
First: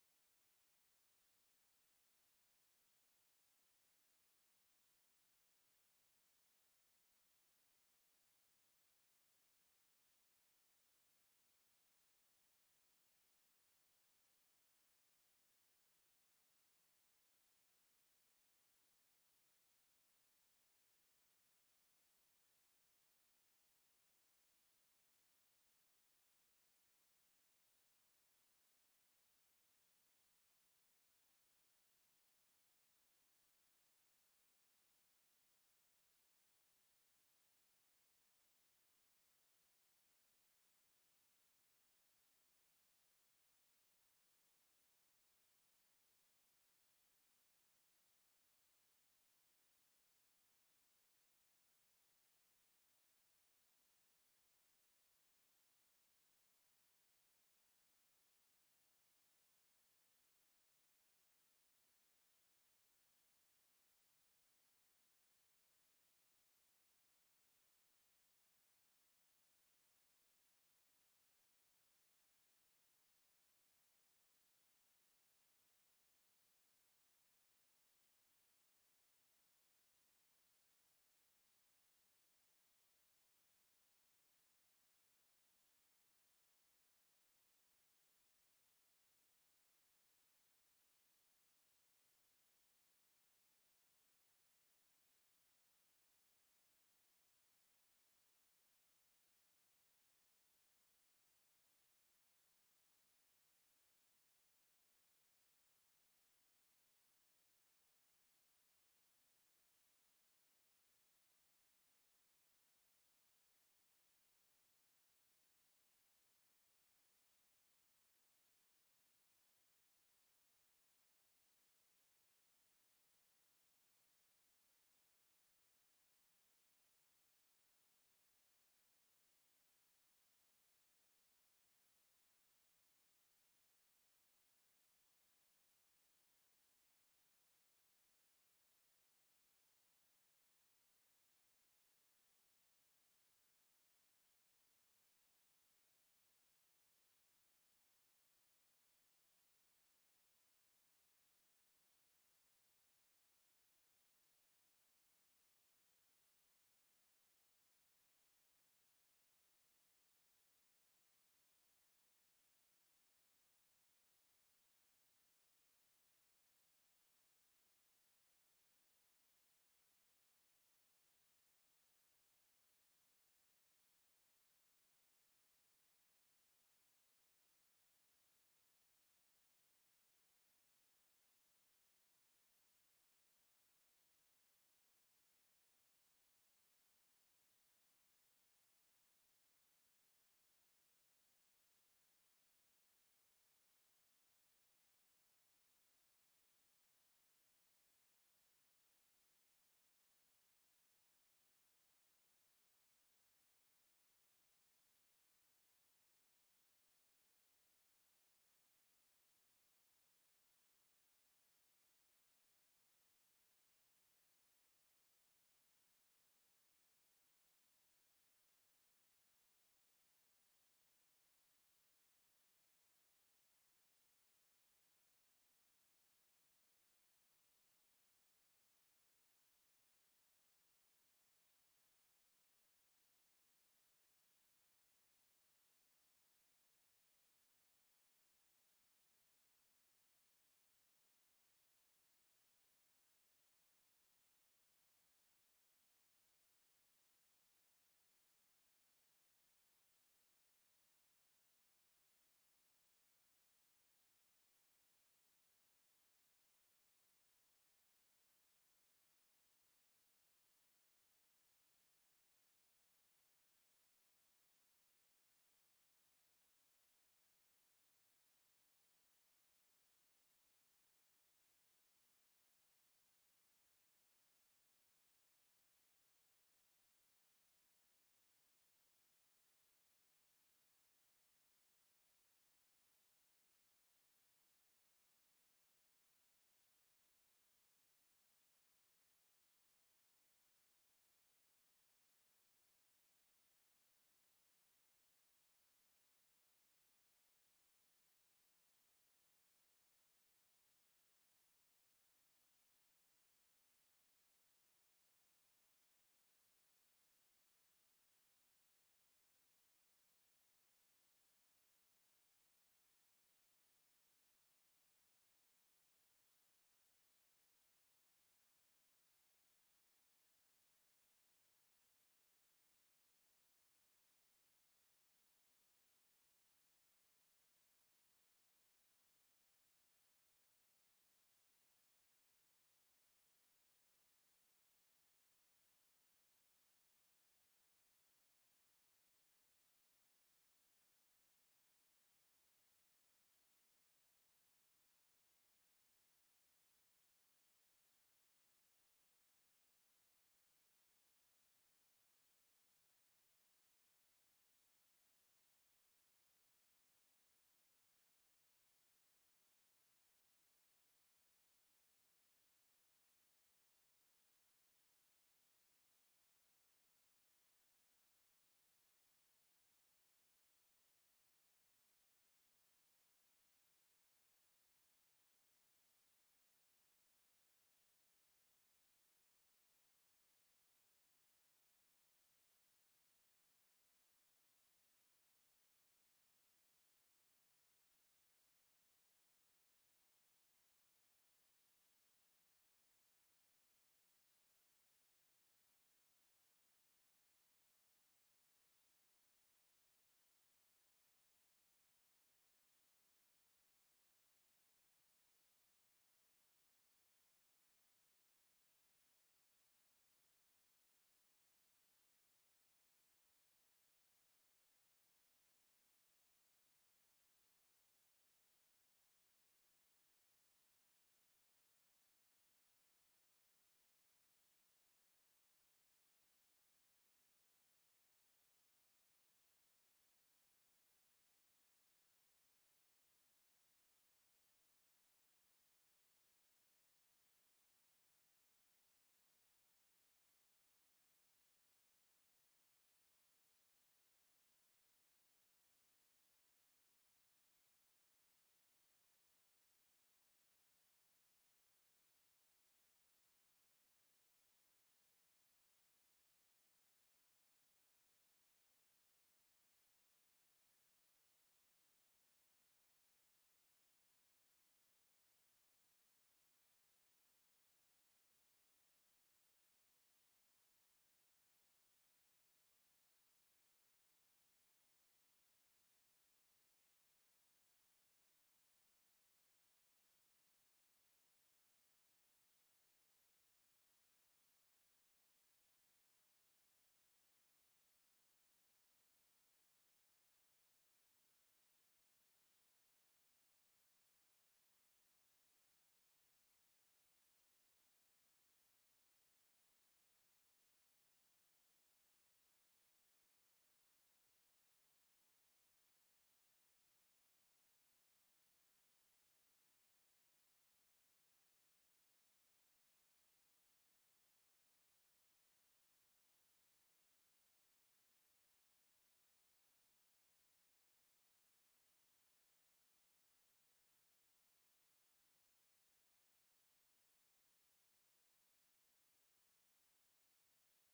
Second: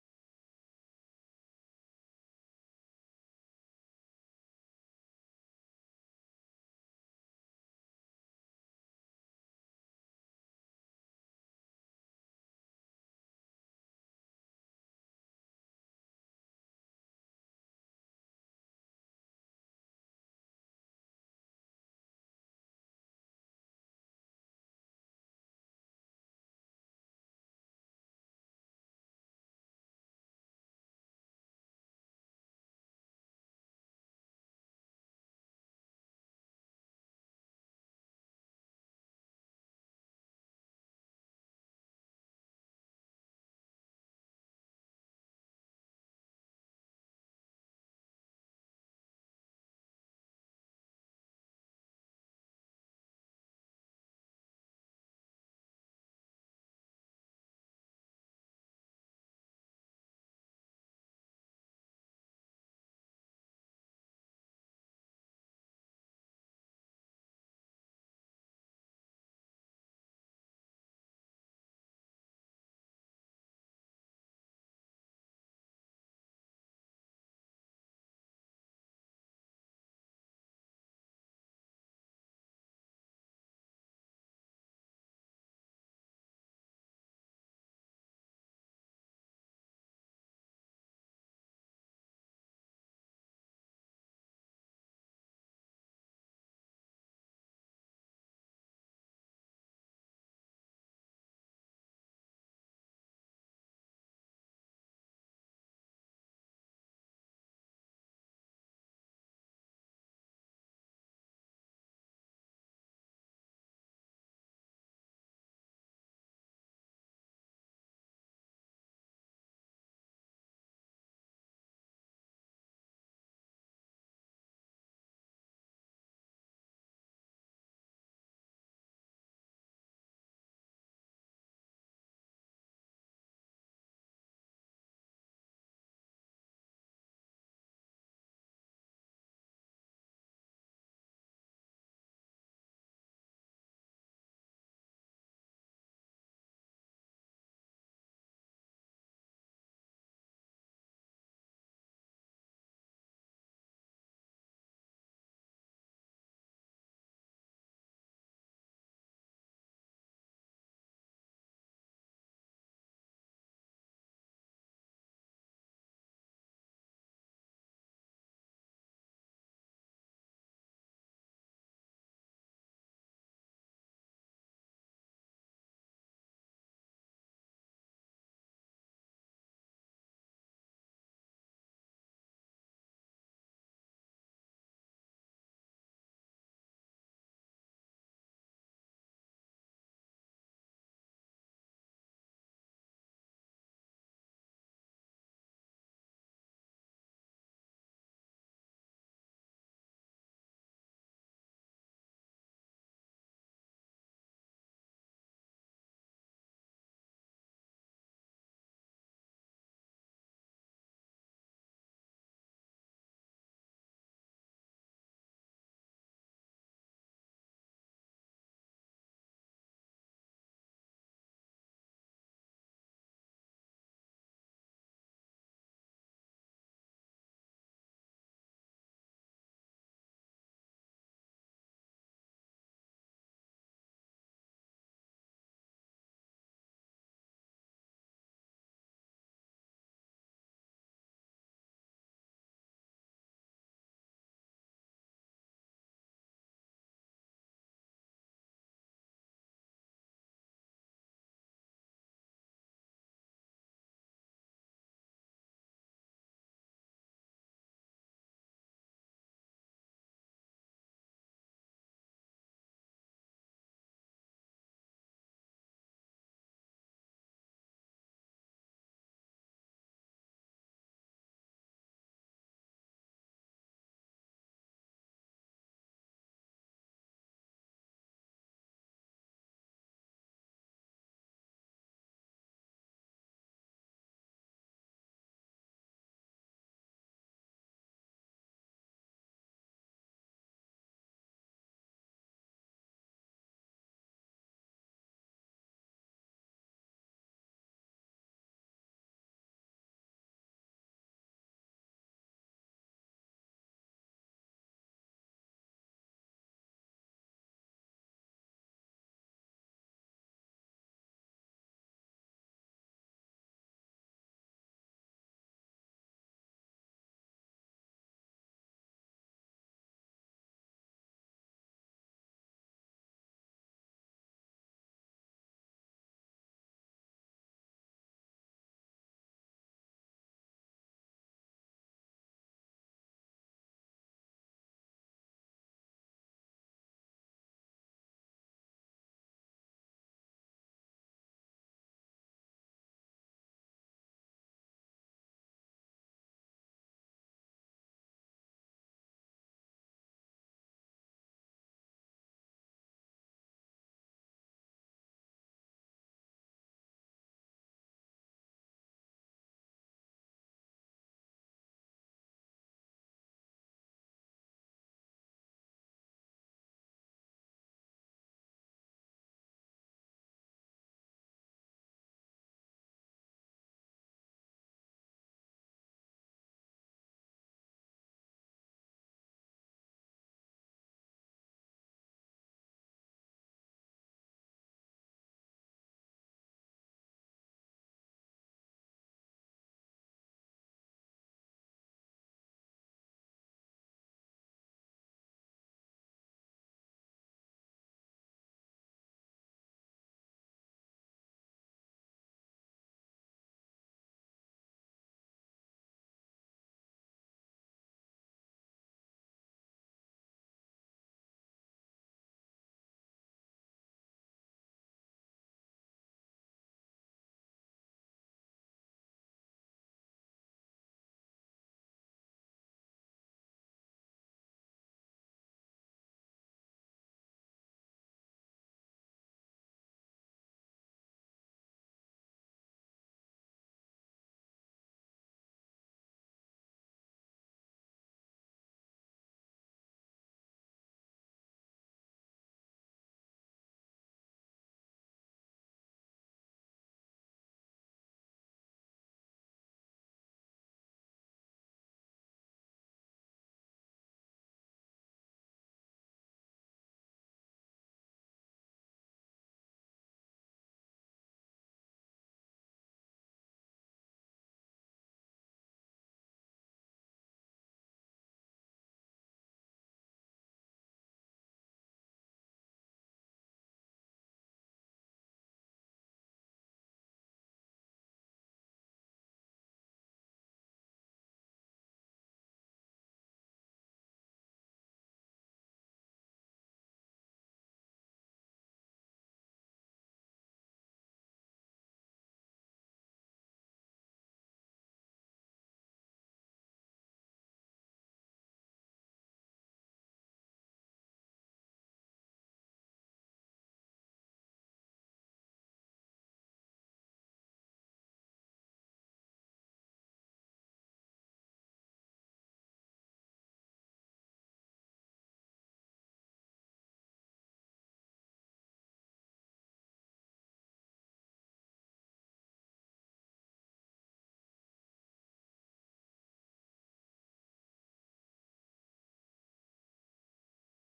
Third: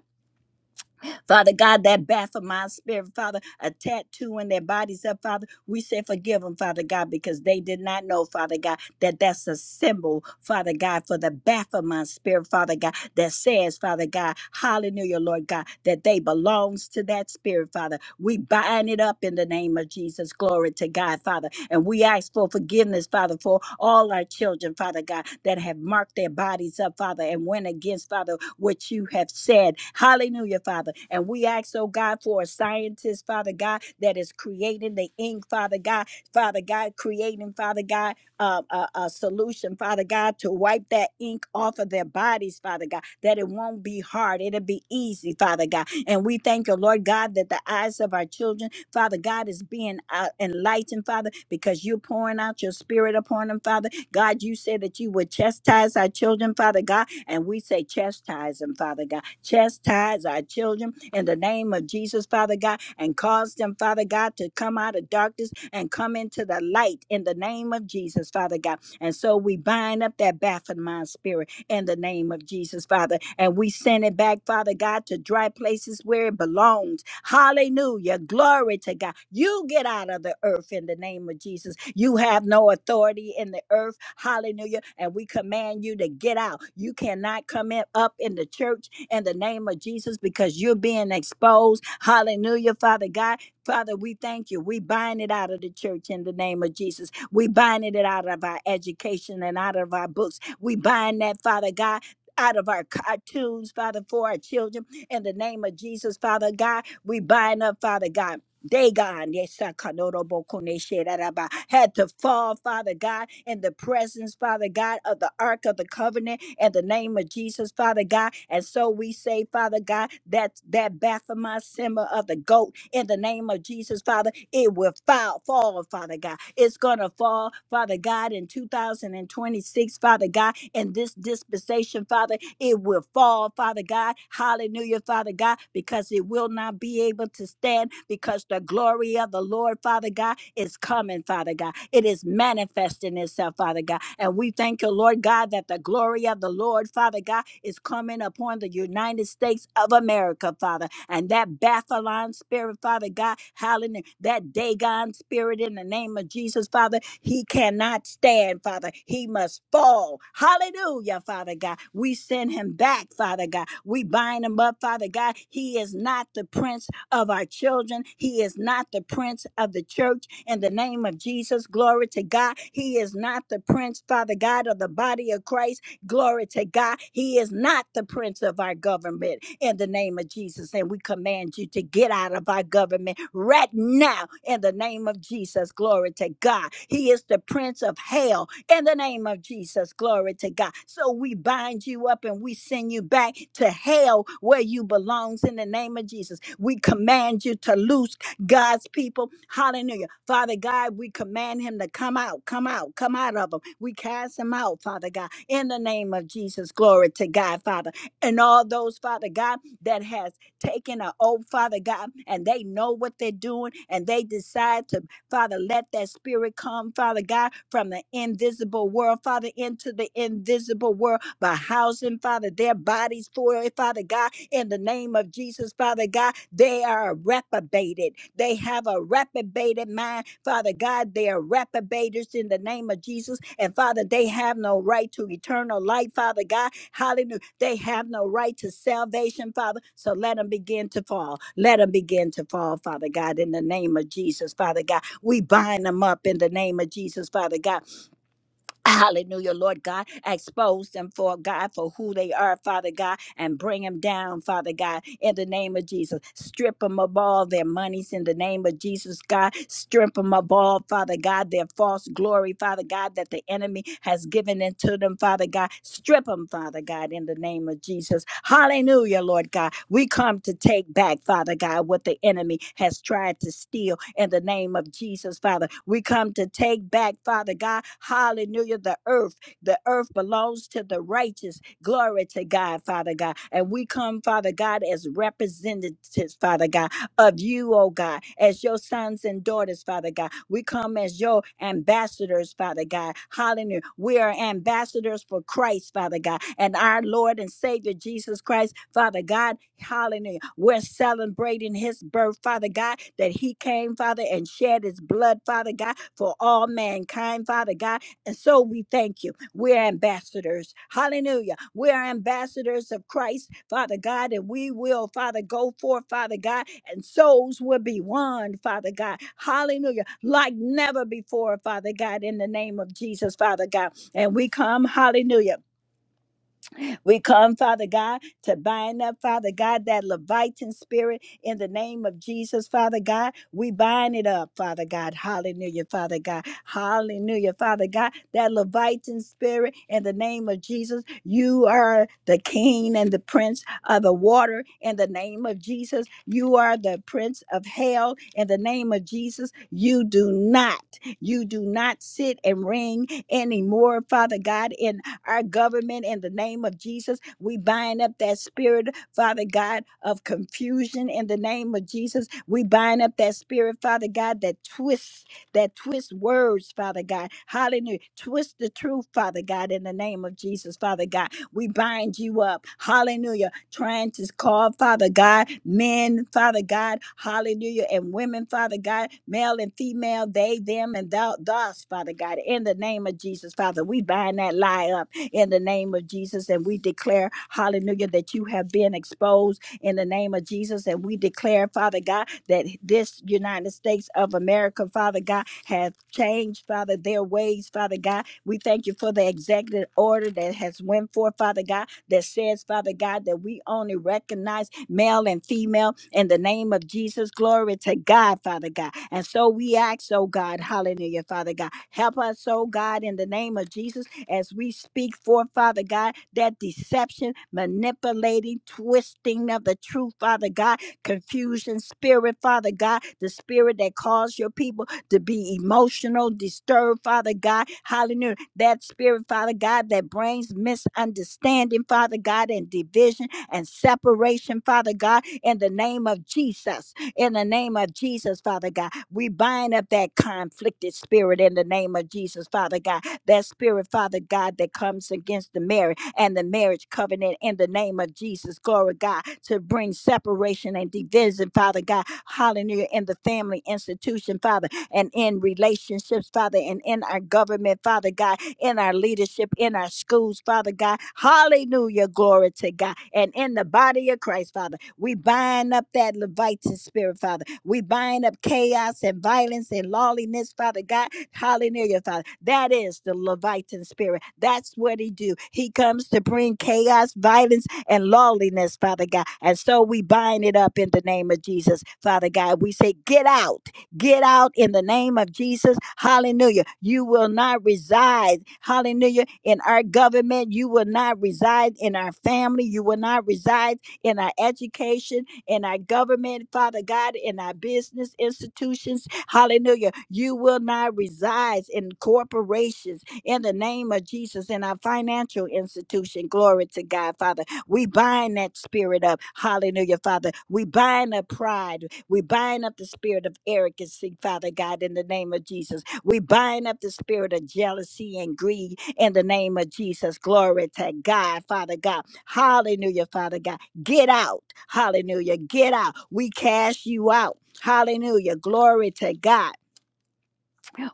A: Father God, that baffled my spirit, Father, a tattoo in their bodies up, Father. We say forgive them, Father God, because they did not know, Father God, that that's a symbol, Father God, for the baffled my spirit, Father God that says, Father God, hallelujah, Lord God, that they belongs to that spirit, Father. We bind it up in the name of Jesus. Glory to God, Father. And we ask for forgiveness, Father, for all our children, Father God, that have marked their bodies up, Father, and went against, Father, what you have said. Hallelujah, Father. And we ask, oh God, for a scientist, Father God, that is creating the ink, Father God, Father God, creating, Father God uh, a, a solution, Father God, to wipe that ink off of their bodies, Father God, that it won't be hard. It'll be easy, Father God. And we thank you, Lord God, that the eyes of our children Father God is being uh, enlightened, Father, because you're pouring out your spirit upon them, Father. God, you said that you would chastise our children, Father God, and we say chastise them, Father God. Chastise our children in the name of Jesus, Father God, and cause them, Father God, to come out of darkness and come into the light in the name of Jesus, Father God. And so we bind up that baffled mind spirit in the name of Jesus, Father, and we send it back, Father God, to dry places where it belongs Hallelujah. Glory to God. You get out of the earth in the name of Jesus. You have no authority in the earth. Hallelujah. And we command you to get out. You cannot come in, up in the church in the name of Jesus because you're being exposed. Hallelujah, Father God. Father, we thank you. We bind it out of the church in the name of Jesus. We bind it out of our education and out of our books. We bind that, Father God. Out of our cartoons, Father, for our children, in the name of Jesus, Father God. We bind up, Father God, Dagon, yesakanorobokone-sheraraba, had to fall, Father God, in the presence, Father God, of the Ark of the Covenant in the name of Jesus, Father God. And so we say, Father God, that that Baphomet symbol of the goat in the name of Jesus, Father, it will fall, fall, Father God. It's gonna fall, Father God, in 2026, Father God, in this dispensation, Father, it will fall, Father God. Hallelujah, Father God, because it will not be able to stand said, because the glory of the Lord, Father God, is coming, Father God. It is manifesting itself, Father God. And we thank you, Lord God, that the glory of the Lord, Father God, is coming upon the United States of America, Father. And that Bathalon spirit, Father God, hallelujah, that Dagon spirit in the name of Jesus, Father, he cannot stand, Father. He must fall. Hallelujah, Father God. We send him back, Father God. We bind him up, Father God. He is not the prince of our children. He is not the prince of the church. In the name of Jesus, glory to God. He is not the prince, Father God, of the body of Christ. Glory to God. He is not the prince of our government in the name of Jesus. And we command you to get out of our government right now in the name of Jesus. Glory to God. He is the prince of hell in the name of Jesus. Glory to God. So we bind you up and we send you back to hell where you belongs in the name of Jesus. We command you to loose God's people. Hallelujah. Father God, we command him to come out, come out, come out of him. We cast him out, Father God, in the name of Jesus. Glory to God, Father. And all those, Father God, that has taken an oath, Father God, and they know what they're doing and they decide to, Father, let that spirit come, Father God, from the invisible world, Father, into the invisible world by housing, Father, their bodies for it, Father God in the name of Jesus, Father God. They are reprobated. They have a reprobated mind, Father God. They are reprobators in the name of Jesus. And Father, they have no right to eternal life, Father God. Hallelujah. They have no right to salvation, Father. So let them begin to fall. Let them begin to fall, Father God, in the name of Jesus, Father God. We bind them up in the name of Jesus, Father God. Hallelujah, Lord God. Expose them for God for who they are, Father God, and bring them down, Father God, in the name of Jesus. Strip them of all their monies in the name of Jesus, God. Strip them of all, Father God, their false glory, Father God, that the enemy has given into them, Father God. Strip them, Father God, in the name of Jesus. Hallelujah, Lord God. We come to take back, Father God, what the enemy has tried to steal in the name of Jesus, Father. We come to take back, Father God. Hallelujah, the earth. The earth belongs to the righteous. Glory to God, Father God. And we come, Father God, as representatives, Father God of you, oh God, as your sons and daughters, Father God. We come as your ambassadors, Father God. Hallelujah. We are ambassadors for Christ, Father God, and our Lord and Savior Jesus Christ, Father God. Hallelujah. We're celebrating his birth, Father God, that he came, Father, and shed his blood, Father God, for all mankind, Father God. And so we thank you. We're ambassadors. Hallelujah. We're ambassadors of Christ, Father God, and we will, Father, go forth, Father God and souls will be won, Father God. Hallelujah. Like never before, Father God, in the name of Jesus, Father God. And we come, hallelujah. We come, Father God, to bind up, Father God, that Levitan spirit in the name of Jesus, Father God. We bind it up, Father God. Hallelujah, Father God. Hallelujah, Father God. That Levitan spirit in the name of Jesus. You are the king and the prince of the water in the name of Jesus. You are the prince of hell in the name of Jesus. You do not, you do not sit and ring anymore, Father God, in our government in the name of Jesus. We bind up that spirit, Father God, of confusion in the name of Jesus. We bind up that spirit, Father God, that twists, that twists words, Father God. Hallelujah. Twist the truth, Father God, in the name of Jesus, Father God. We bind you up. Hallelujah. Trying to call, Father God, men, Father God, hallelujah, and women, Father God, male and female, they, them, and thou, thus, Father God, in the name of Jesus, Father, we bind that lie up in the name of Jesus. And we declare, hallelujah, that you have been exposed in the name of Jesus. And we declare, Father God, that this United States of America, Father God, have changed, Father, their ways, Father God. We thank you for the executive order that has went forth, Father God, that says, Father God, that we only recognize male and female in the name of Jesus. Glory to God, Father God. And so we ask, oh God, hallelujah, Father God. Help us, oh God, in the name of Jesus as we speak for, Father God, that deception, manipulating, twisting of the truth, Father God, confusion spirit, Father God, the spirit that caused your people to be emotional, disturbed, Father God. Hallelujah. That spirit, Father God, that brings misunderstanding, Father God, and division and separation, Father God, in the name of Jesus. In the name of Jesus, Father God, we bind up that conflicted spirit in the name of Jesus, Father God that spirit, Father God, that comes against the marriage and the marriage covenant in the name of Jesus, glory God, to bring separation and division, Father Father. God, hallelujah in the family institution, Father, and in relationships, Father, and in our government, Father God, in our leadership, in our schools, Father God. Hallelujah. Glory to God. And in the body of Christ, Father, we bind up that Leviathan spirit, Father. We bind up chaos and violence and lawlessness, Father God. Hallelujah, Father. That is the Leviathan spirit. That's what he do. He comes to bring chaos, violence, and lawlessness, Father God. And so we bind it up in the name of Jesus, Father God. We say, get out. Get out in the name of Jesus. Hallelujah. You will not reside, hallelujah, in our government. You will not reside in our family. You will not reside in our education, in our government, Father God, in our business institutions. Hallelujah. You will not reside in corporations in the name of Jesus, in our financial institution. Glory to God, Father. We bind that spirit up. Hallelujah, Father. We bind up pride. We bind up the spirit of arrogancy, Father God, in the name of Jesus. We bind up the spirit of jealousy and greed in the name of Jesus. Glory to God, Father God. Hallelujah, Father God. Get out. Hallelujah. Get out. We cast you out. Hallelujah. Glory to God.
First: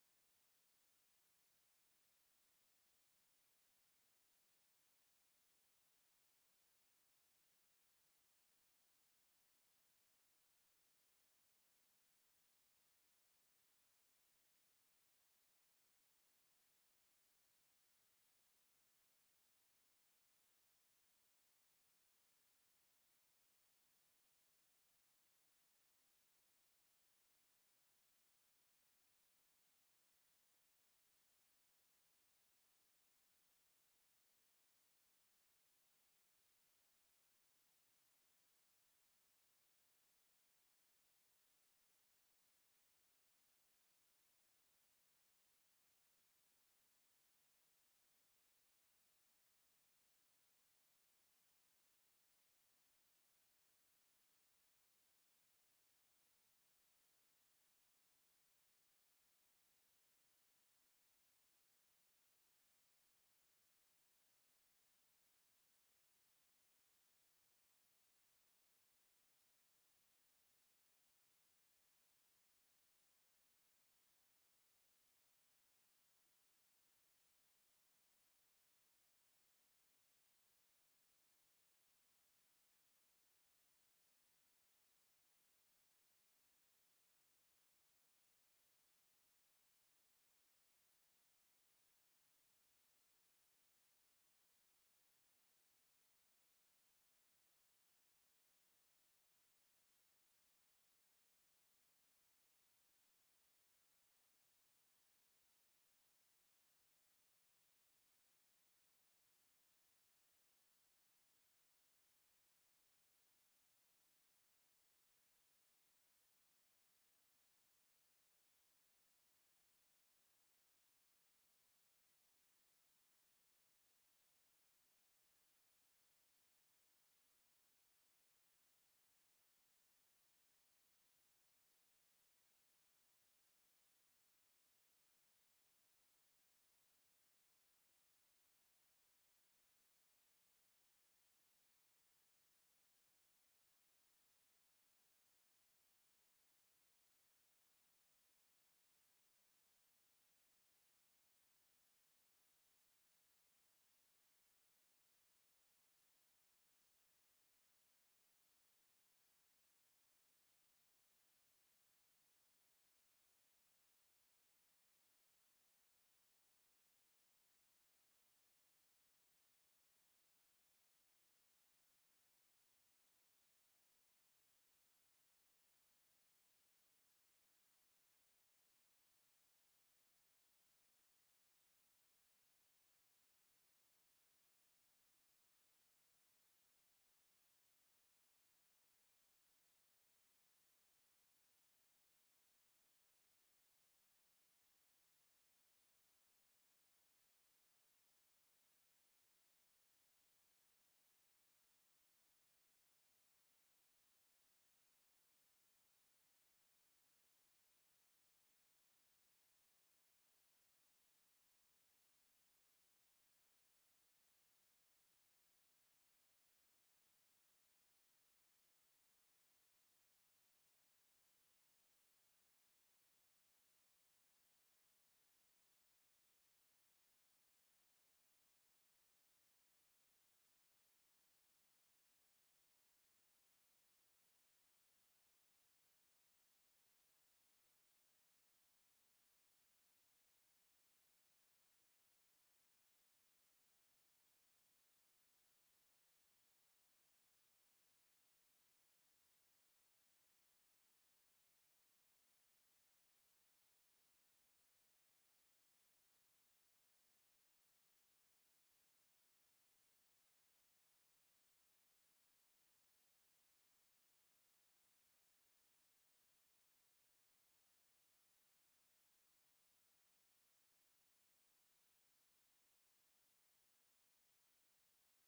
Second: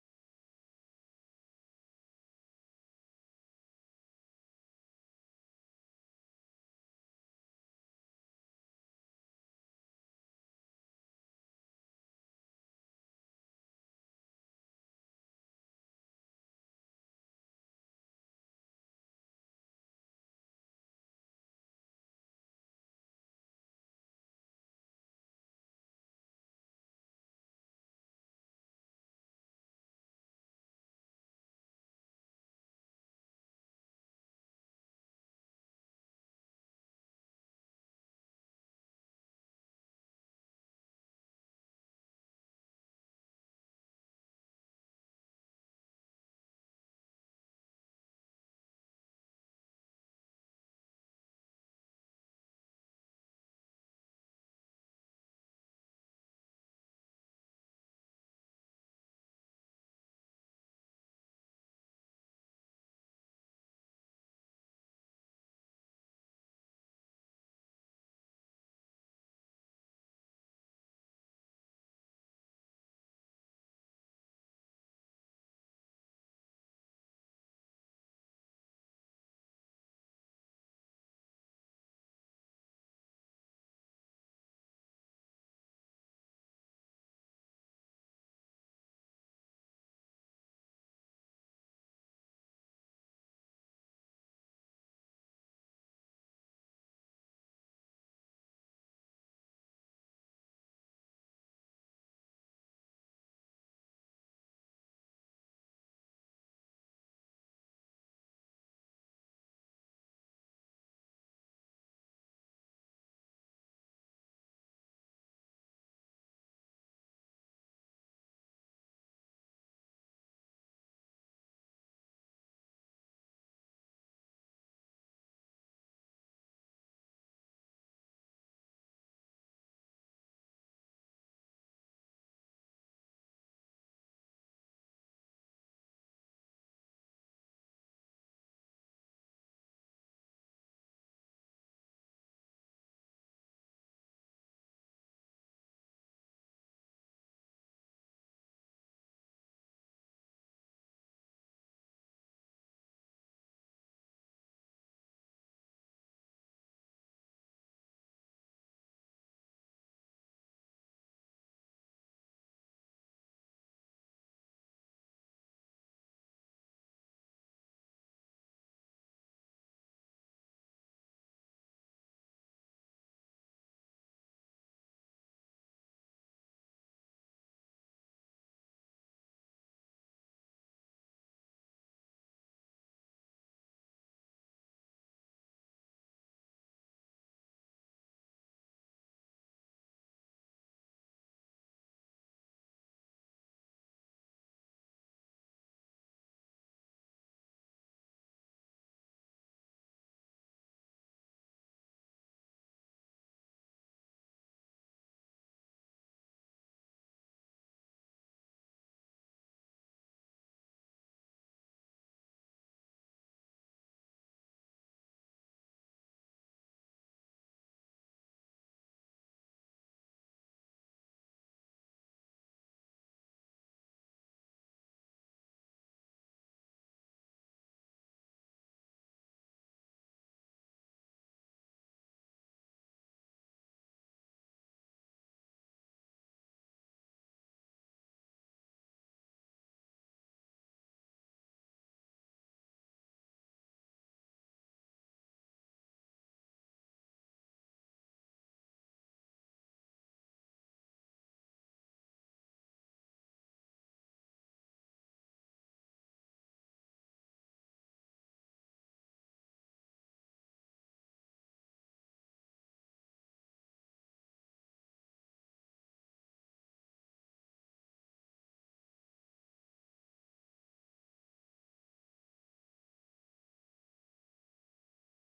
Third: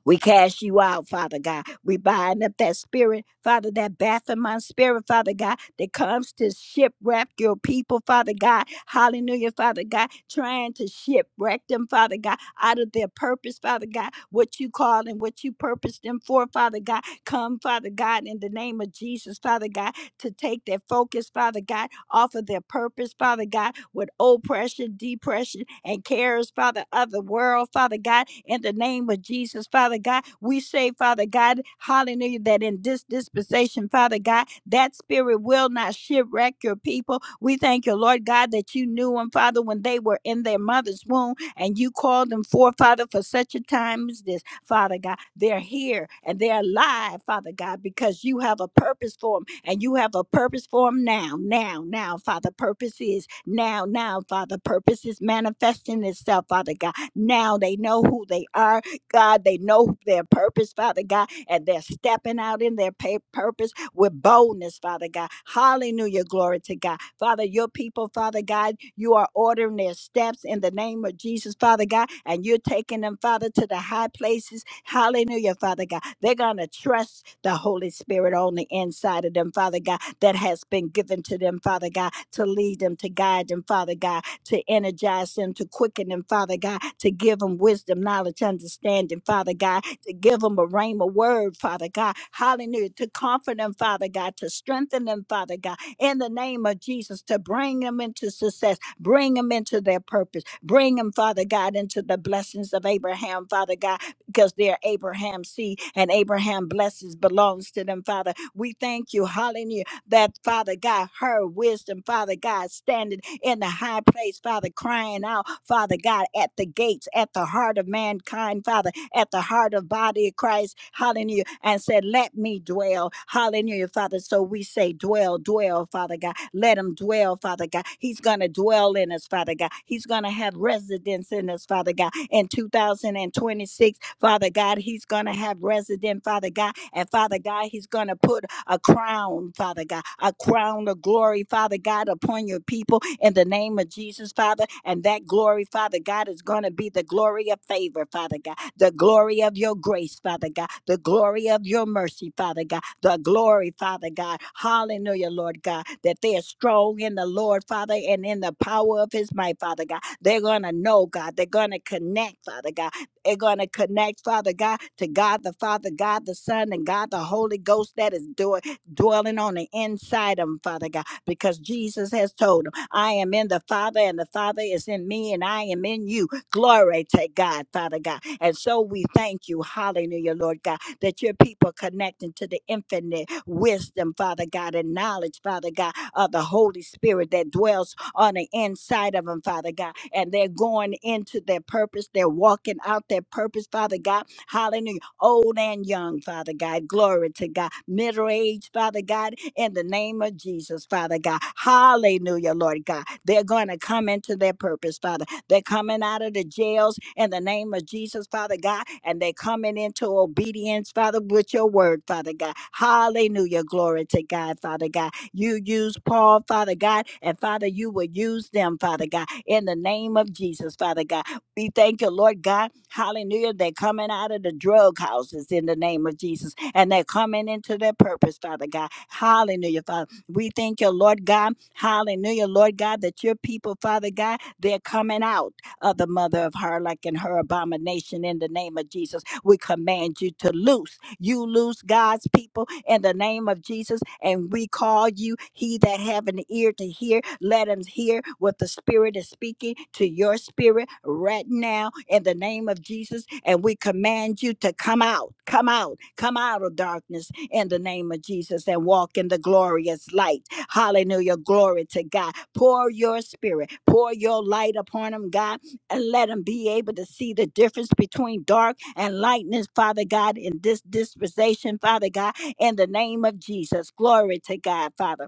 A: We cast you out, Father God. We bind up that spirit, Father, that baffling my spirit, Father God, that comes to shipwreck your people, Father God. Hallelujah, Father God, trying to shipwreck them, Father God, out of their purpose, Father God, what you called and what you purposed them for, Father God. Come, Father God, in the name of Jesus, Father God to take their focus, Father God, off of their purpose, Father God, with oppression, depression, and cares, Father, of the world, Father God, in the name of Jesus, Father God. We say, Father God, hallelujah, that in this dispensation, Father God, that spirit will not shipwreck your people. We thank you, Lord God, that you knew them, Father, when they were in their mother's womb and you called them forth, Father, for such a time as this, Father God. They're here and they're alive, Father God, because you have a purpose for them and you have a purpose for them now, now, now, Father. Purpose is now, now, Father. Purpose is manifesting itself, Father God. Now they know who they are, God. They know their purpose, Father God and they're stepping out in their pa- purpose with boldness, Father God. Hallelujah. Glory to God. Father, your people, Father God, you are ordering their steps in the name of Jesus, Father God, and you're taking them, Father, to the high places. Hallelujah, Father God. They're going to trust the Holy Spirit on the inside of them, Father God, that has been given to them, Father God, to lead them, to guide them, Father God to energize them, to quicken them, Father God, to give them wisdom, knowledge, understanding, Father God, to give them a rhema word, Father God. Hallelujah. To comfort them, Father God, to strengthen them, Father God, in the name of Jesus, to bring them into success, bring them into their purpose, bring them, Father God, into the blessings of Abraham, Father God, because they're Abraham's seed and Abraham blessings belongs to them, Father. We thank you, hallelujah that Father God, her wisdom, Father God, standing in the high place, Father, crying out, Father God, at the gates, at the heart of mankind, Father, at the heart of body of Christ, hallelujah, and said, Let me dwell, hallelujah, Father. So we say, Dwell, dwell, Father God. Let him dwell, Father God. He's going to dwell in us us, Father God. He's going to have residence in us, Father God. In 2026, Father God, He's going to have resident, Father God. And Father God, He's going to put a crown, Father God, a crown of glory, Father God, upon your people in the name of Jesus, Father. And that glory, Father God, is going to be the glory of favor, Father God the glory of your grace, Father God, the glory of your mercy, Father God, the glory, Father God. Hallelujah, Lord God, that they are strong in the Lord, Father, and in the power of his might, Father God. They're going to know, God. They're going to connect, Father God. They're going to connect, Father God, to God the Father, God the Son, and God the Holy Ghost that is do- dwelling on the inside of them, Father God, because Jesus has told them, I am in the Father, and the Father is in me, and I am in you. Glory to God, Father God. And so we thank you, hallelujah, Lord God, that your people connecting to the infinite wisdom, Father God, and knowledge, Father God, of the Holy Spirit that dwells on the inside of them, Father God. And they're going into their purpose. They're walking out their purpose, Father God. Hallelujah. Old and young, Father God. Glory to God. Middle age, Father God, in the name of Jesus, Father God. Hallelujah, Lord God. They're going to come into their purpose, Father. They're coming out of the jails in the name of Jesus, Father God, and they're coming into obedience, Father, with your word, Father God. Hallelujah. Glory to God, Father God. You use Paul, Father God, and Father, you will use them, Father God, in the name of Jesus, Father God. We thank you, Lord God. Hallelujah. They're coming out of the drug houses in the name of Jesus, and they're coming into their purpose, Father God. Hallelujah, Father. We thank you, Lord God. Hallelujah, Lord God, that your people, Father God, they're coming out of the mother of her, and her abomination, in the name of Jesus. We command you to loose. You loose God's people in the name of Jesus, and we call you, he that have an ear to hear, let him hear what the Spirit is speaking to your spirit right now in the name of Jesus. And we command you to come out, come out, come out of darkness in the name of Jesus and walk in the glorious light. Hallelujah. Glory to God. Pour your spirit, pour your light upon them, God and let them be able to see the difference between dark and lightness, Father God, in this dispensation, Father God, in the name of Jesus. Glory to God, Father.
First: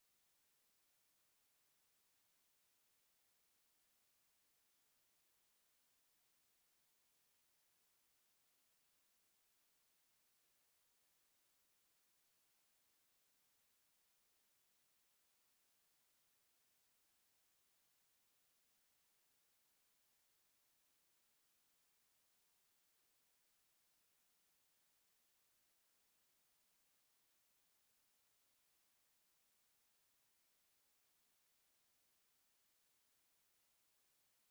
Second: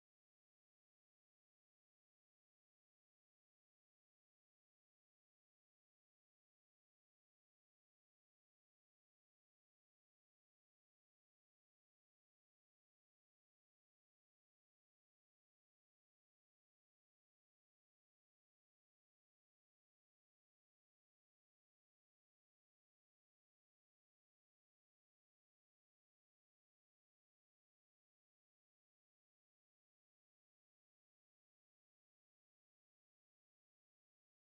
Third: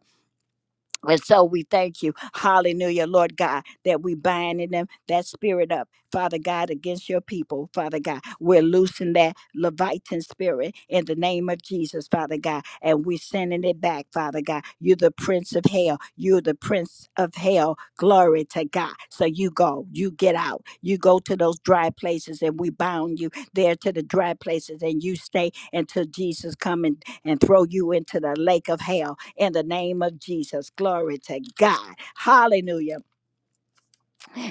A: And so we thank you, hallelujah, Lord God, that we bind in them that spirit up, Father God, against your people, Father God. We're loosing that Leviathan spirit in the name of Jesus, Father God, and we're sending it back, Father God. You're the prince of hell. You're the prince of hell. Glory to God. So you go, you get out, you go to those dry places, and we bound you there to the dry places, and you stay until Jesus come and, and throw you into the lake of hell in the name of Jesus. Glory to God. Hallelujah.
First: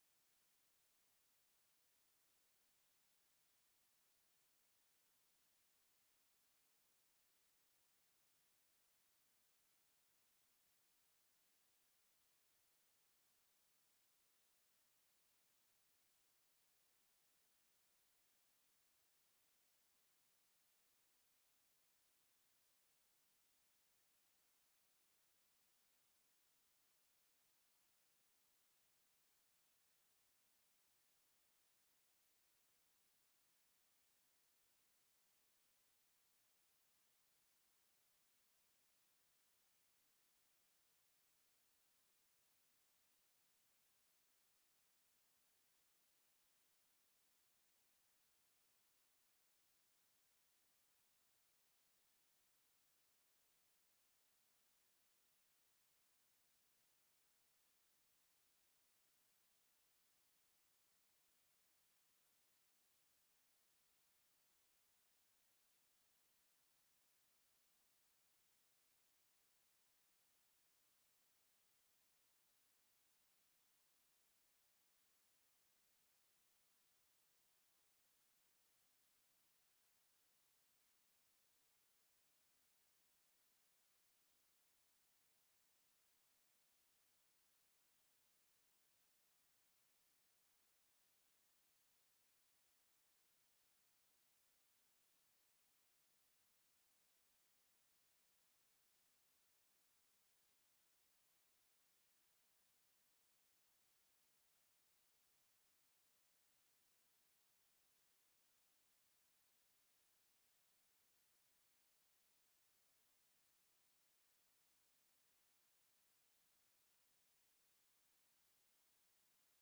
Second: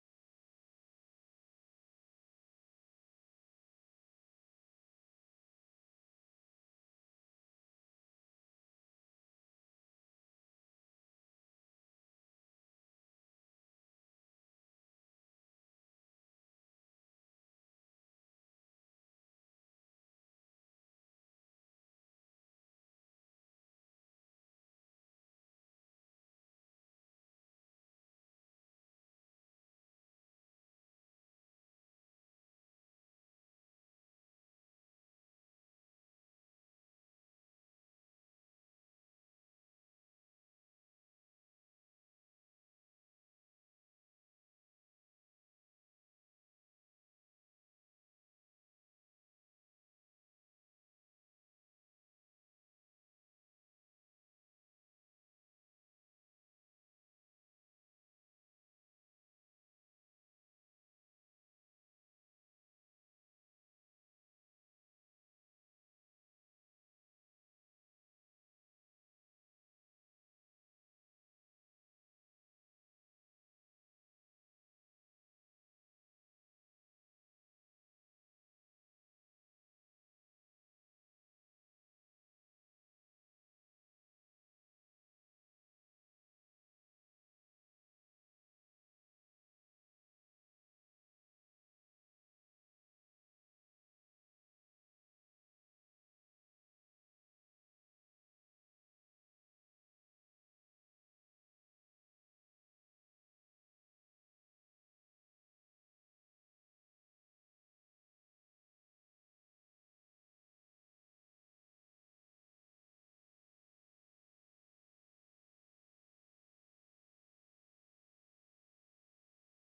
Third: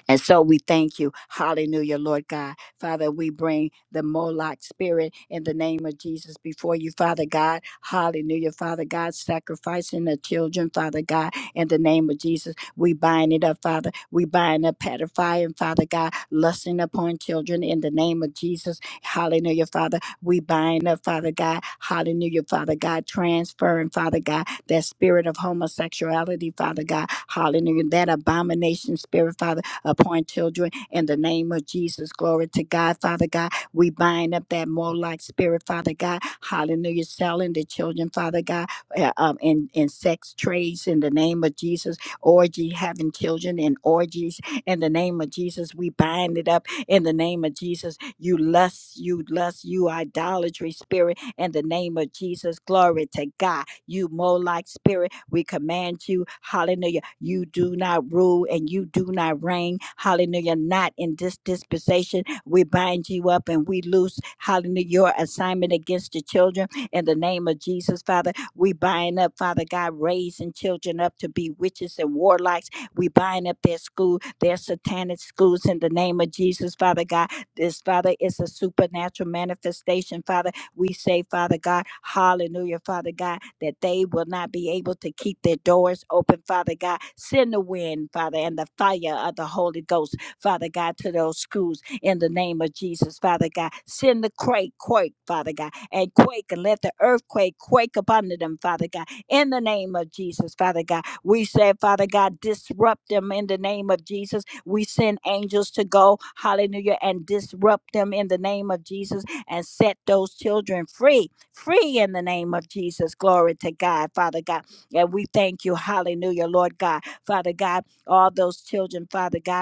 A: And so we thank you. Hallelujah, Lord God. Father, we bring the Moloch spirit in the name of Jesus before you, Father God. Hallelujah, Father God, sacrificing the children, Father God, in the name of Jesus. We bind it up, Father. We bind up pedophilia, Father God, lusting upon children in the name of Jesus. Hallelujah, Father. We bind up, Father God. Hallelujah, Father God, transferring, Father God, that spirit of homosexuality, Father God. Hallelujah, that abomination spirit, Father upon children in the name of Jesus. Glory to God, Father God. We bind up that Molech spirit, Father God. Hallelujah. Selling the children, Father God, uh, um, in, in sex trades in the name of Jesus. Orgy, having children in orgies in the name of Jesus. We bind it up in the name of Jesus. You lust, you lust, you idolatry spirit in the name of Jesus. Glory to God. You Molech spirit we command you, hallelujah. You do not rule and you do not reign, hallelujah. Not in this dispensation. We bind you up and we loose, hallelujah, your assignment against the children in the name of Jesus, Father. We bind up, Father God, raising children up to be witches and warlocks. We bind up their school, their satanic schools in the name of Jesus, Father God. This, Father, is a supernatural manifestation, Father we say, Father God, hallelujah, Father God, that they will not be able to keep their doors open, Father God. Send the wind, Father, and the fire of the Holy Ghost, Father God, to those schools in the name of Jesus, Father God. Send the quake, quake, Father God, and quake, and let the earthquake quake upon them, Father God, in the name of Jesus, Father God. We say, Father God, disrupt them in the name of Jesus. We send angels to go, hallelujah, and disrupt them in the name of Jesus and set those children free, free in the name of Jesus. Glory to God, Father God. And we thank you, hallelujah, Lord God, Father God, all those children, Father God.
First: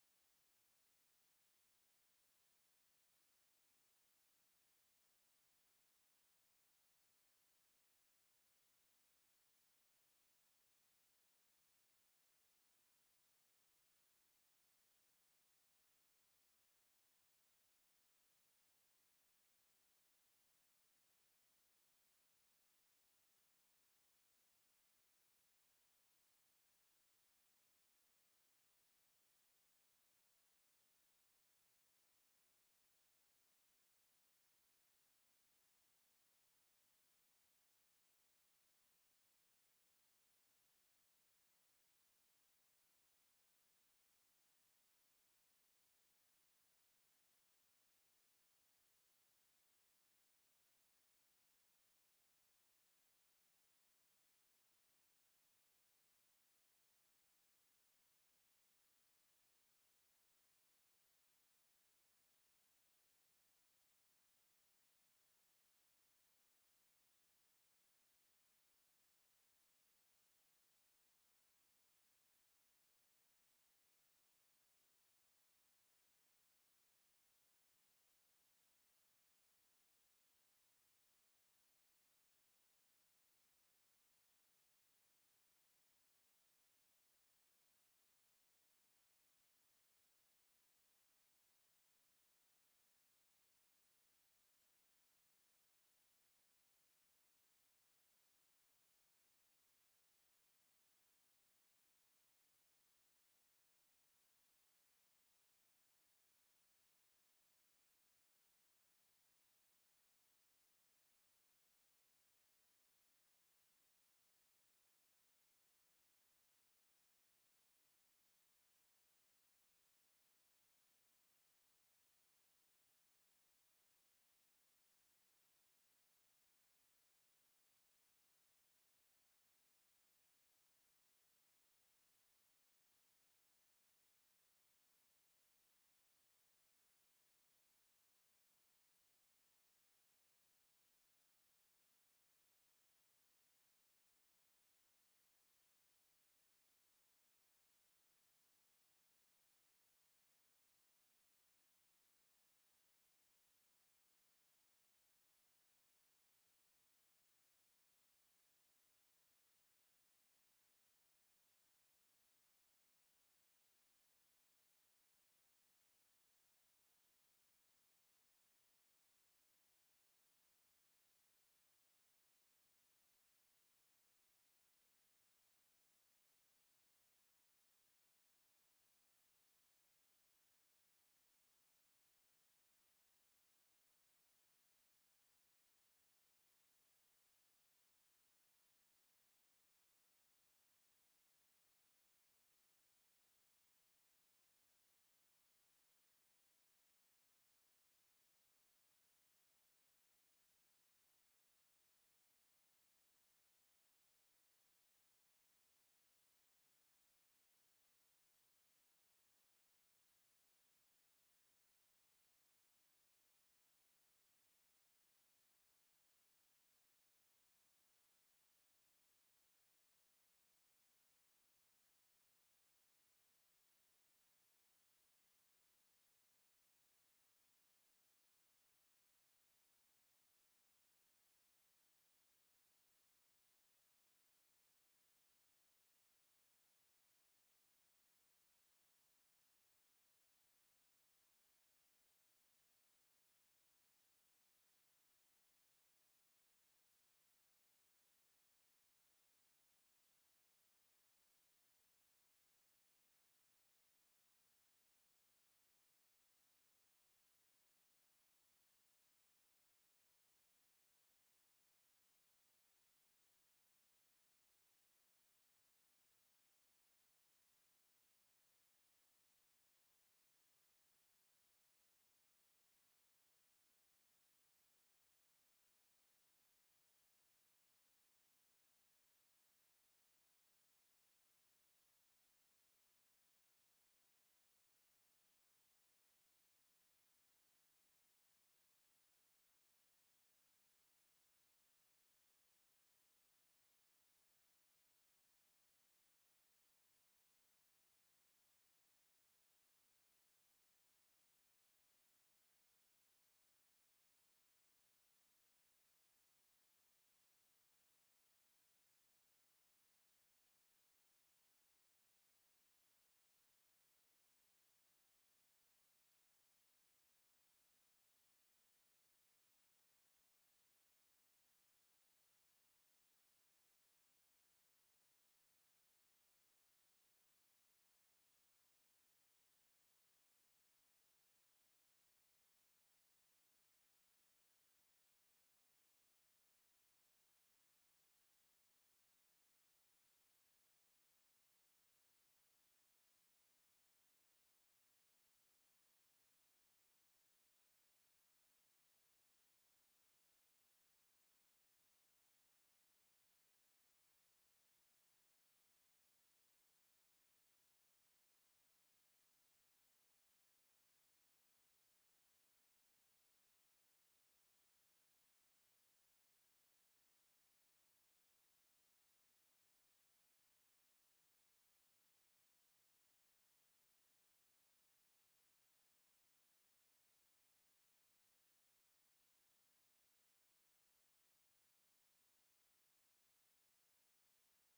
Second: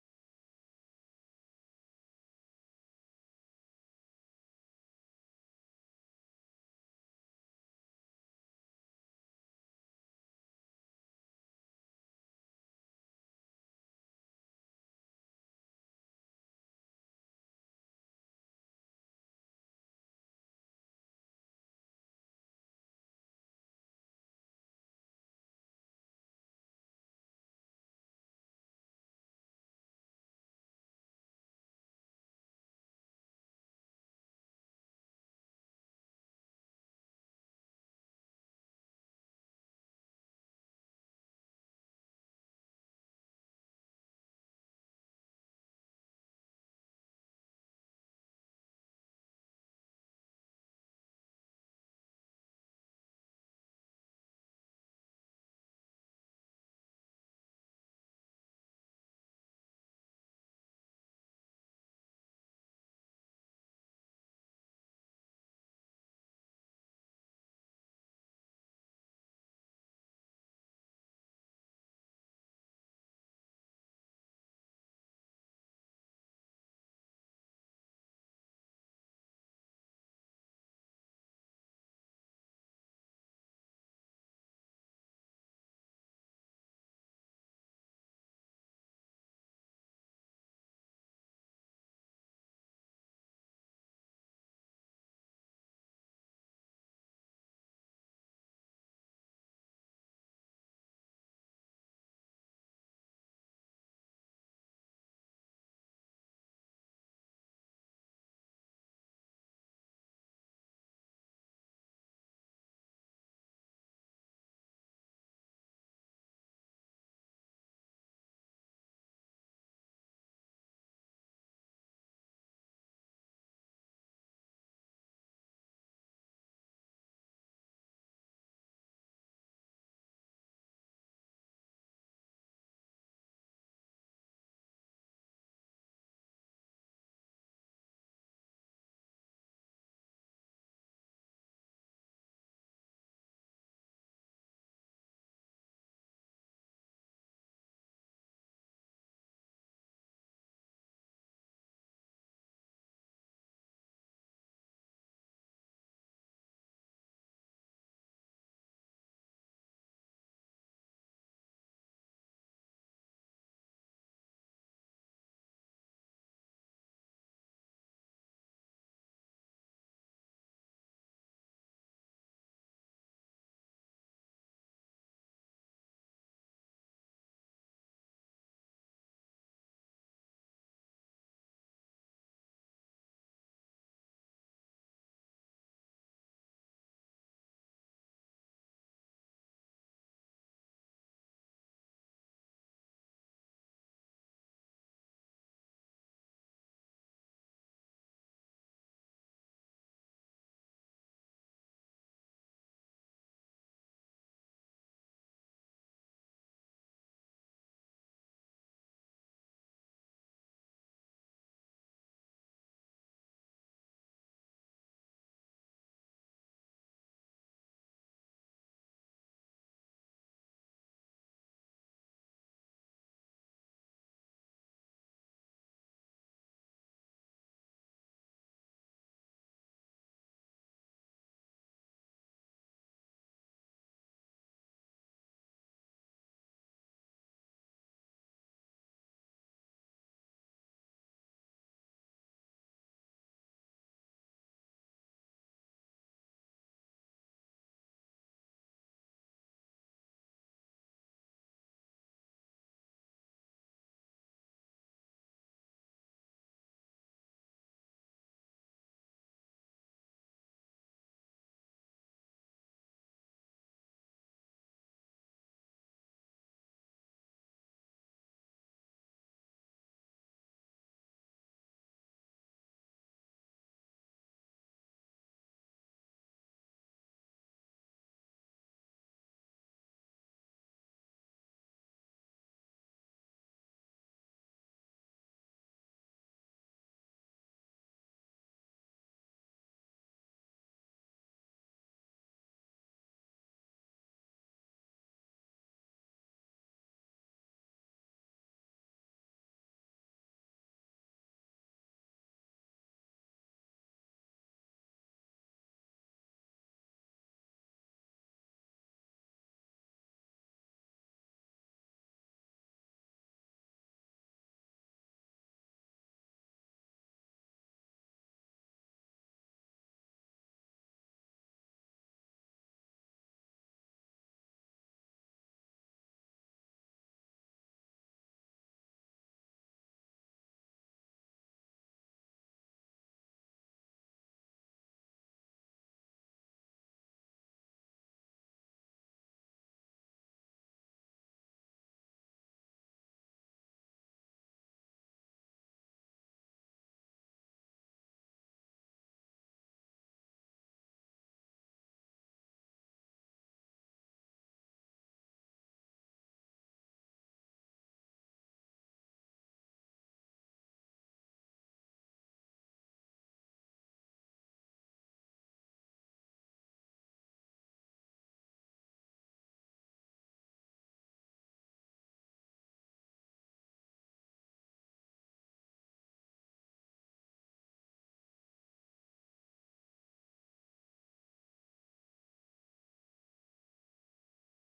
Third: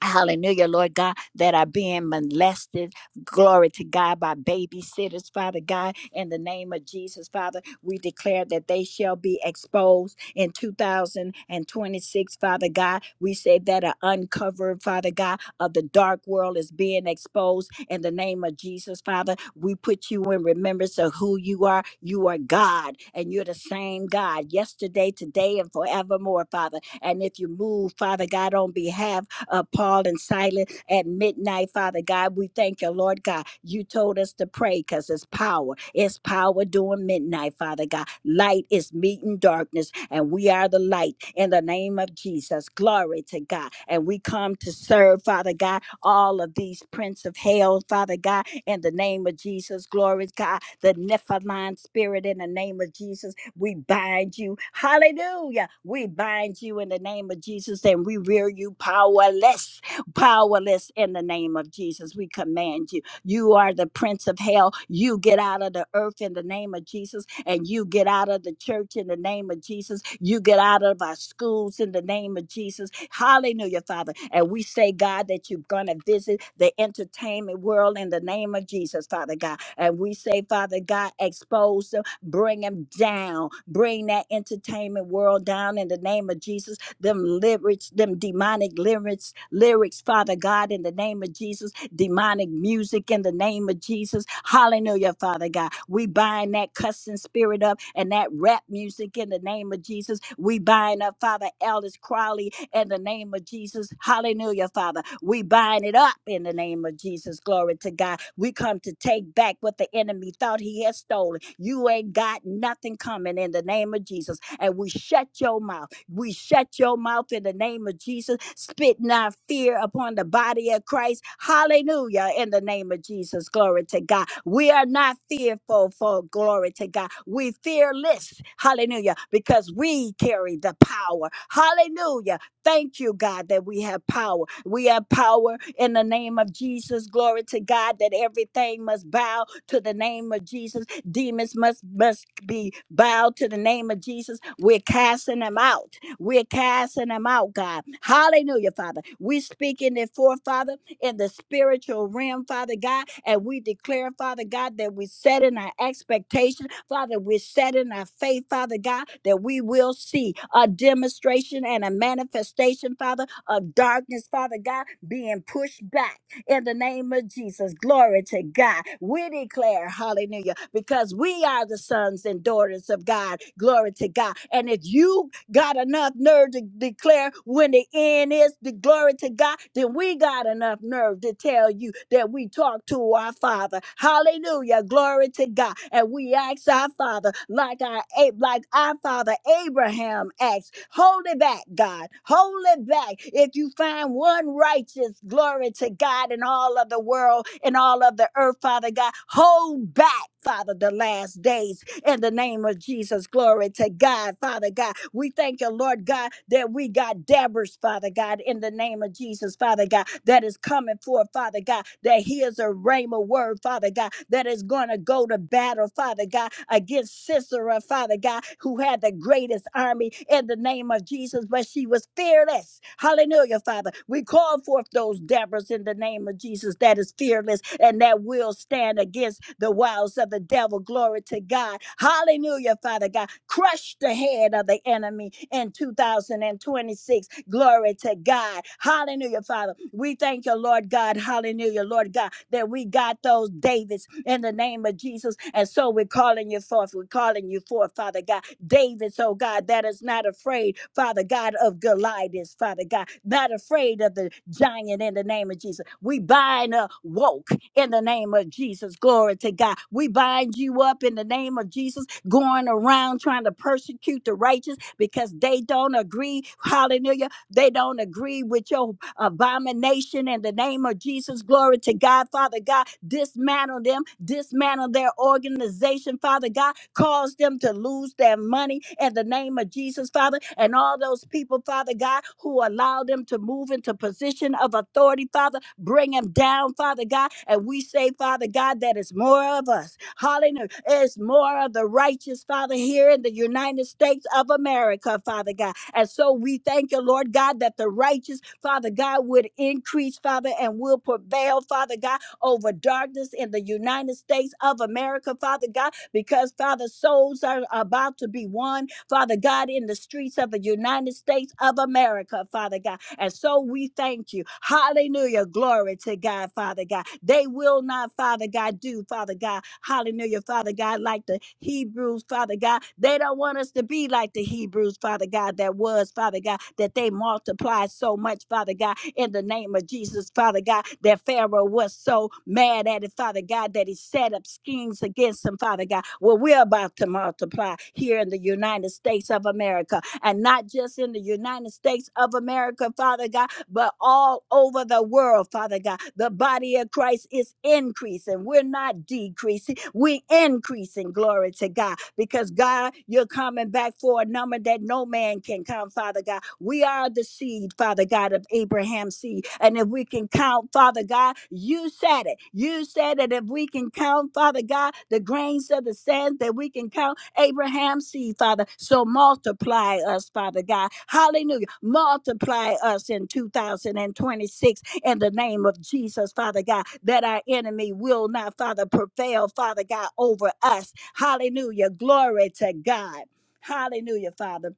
A: Hallelujah, Lord God, that are being molested. Glory to God by babysitters, Father God. In the name of Jesus, Father, we declare that they shall be exposed in 2026, Father God. We say that are uncovered, Father God, of the dark world is being exposed. In the name of Jesus, Father, we put you in remembrance of who you are. You are God, and you're the same God yesterday, today, and forevermore, Father. And if you move, Father God, on behalf uh, Paul and Silas at midnight, Father God. We thank you, Lord God. You told us to pray because it's power. It's power during midnight, Father God. Light is meeting darkness, and we are the light in the name of Jesus. Glory to God. And we come them to serve, Father God, all of these prince of hell, Father God, in the name of Jesus. Glory to God, the Nephilim spirit, in the name of Jesus, we bind you. Hallelujah. We bind you in the name of Jesus and we rear you powerless, powerless in the name of Jesus. We command you. You are the prince of hell. You get out of the earth in the name of Jesus, and you get out of the church in the name of Jesus. You get out of our schools in the name of Jesus. Hallelujah, Father. And we say, God, that you're going to visit the entertainment world in the name of Jesus, Father God. And we say, Father God, expose them, bring them down, bring that entertainment world down in the name of Jesus them lyrics, them demonic lyrics, lyrics, Father God, in the name of Jesus, demonic music in the name of Jesus. Hallelujah, Father God. We bind that cussing spirit up and that rap music in the name of Jesus. We bind up, Father, Ellis Crowley in the name of Jesus. Hallelujah, Father. We bind it up in the name of Jesus. Glory to God. We come to take back what the enemy thought he had stolen. You ain't got nothing coming in the name of Jesus. And we shut your mouth we shut your mouth in the name of Jesus, Spit not fear upon the body of Christ. Hallelujah. In the name of Jesus. Glory to God. We are not fearful for glory to God. We fearless. Hallelujah. Because we carry the power. Hallelujah. Thank you, God, that we have power. We have power in the name of Jesus. Glory to God that everything must bow to the name of Jesus. Demons must must be bowed to the name of Jesus. We're casting them out. We're casting them out, God. Hallelujah, Father. We are speaking it forth, Father, in the spiritual realm, Father God, and we declare, Father God, that we set in our expectation, Father, we're setting our faith, Father God, that we will see a demonstration and a manifestation, Father, of darkness, Father God, being pushed back in the name of Jesus. Glory to God. We declare, hallelujah, because we are the sons and daughters of God. Glory to God. And if you got enough nerve to declare when the end is the glory to God, then we got enough nerve to tell you that we talk to our Father. Hallelujah. Glory to God. And we ask our Father, like our A- like our Father Abraham asked, hold it back, God. Hold it back. If you find one righteous, glory to God in all of the world and all of the earth, Father God, hold back, Father, the last days in the name of Jesus. Glory to God, Father God. We thank you, Lord God, that we got dabbers, Father God, in the name of Jesus, Father God, that is coming forth, Father God, that he is a rhema word, Father God, that is going to go to battle, Father God, against Sisera, Father God, who had the greatest this army in the name of Jesus, but she was fearless. Hallelujah, Father. We call forth those Deborahs in the name of Jesus that is fearless and that will stand against the wiles of the devil. Glory to God. Hallelujah, Father God. Crush the head of the enemy in 2026. Glory to God. Hallelujah, Father. We thank you, Lord God. Hallelujah, Lord God, that we got those Davids in the name of Jesus. And so we're calling you forth. We're calling you forth, Father God. David's, oh God, that is not afraid, Father God, of Goliath, Father God, not afraid of the giant in the name of Jesus. We bind a woke in the name of Jesus. Glory to God. We bind you up in the name of Jesus, going around trying to persecute the righteous because they don't agree. Hallelujah they don't agree with your abomination in the name of Jesus. Glory to God, Father God. Dismantle them, dismantle their organization, Father God. Cause them to lose their money in the name of Jesus, Father. And all those people, Father God, who allow them to move into position of authority, Father, bring them down, Father God. And we say, Father God, that it's more of us. Hallelujah. It's more of the righteous, Father, here in the United States of America, Father God. And so we thank you, Lord God, that the righteous, Father God, would increase, Father, and will prevail, Father God, over darkness in the United States of America, Father God, because, Father, souls are about to be won Father God, in the streets of the United States of America, Father God. And so we thank you. Hallelujah. Glory to God, Father God. They will not, Father God, do, Father God. Hallelujah, Father God, like the Hebrews, Father God. They don't want us to be like the Hebrews, Father God, that was, Father. Father God, that they multiplied so much, Father God, in the name of Jesus, Father God, that Pharaoh was so mad at it, Father God, that he set up schemes against him, Father God. Well, we're about to multiply here in the United States of America, and not just in the United States of America, Father God but all over the world, Father God. The body of Christ is increasing. We're not decreasing, we increasing. Glory to God. Because God, you're coming back for a number that no man can come, Father God. We are the seed, Father God, of Abraham's seed prophecy. And if we can count, Father God, you said it. You said that if we can count, Father God, the grains of the sand, that we can count Abraham's seed, Father. So multiply us, Father God. Hallelujah. Multiply us in 2026 in the name of Jesus, Father God, that our enemy will not, Father, prevail, Father God, over us. Hallelujah. Glory to God. Hallelujah, Father.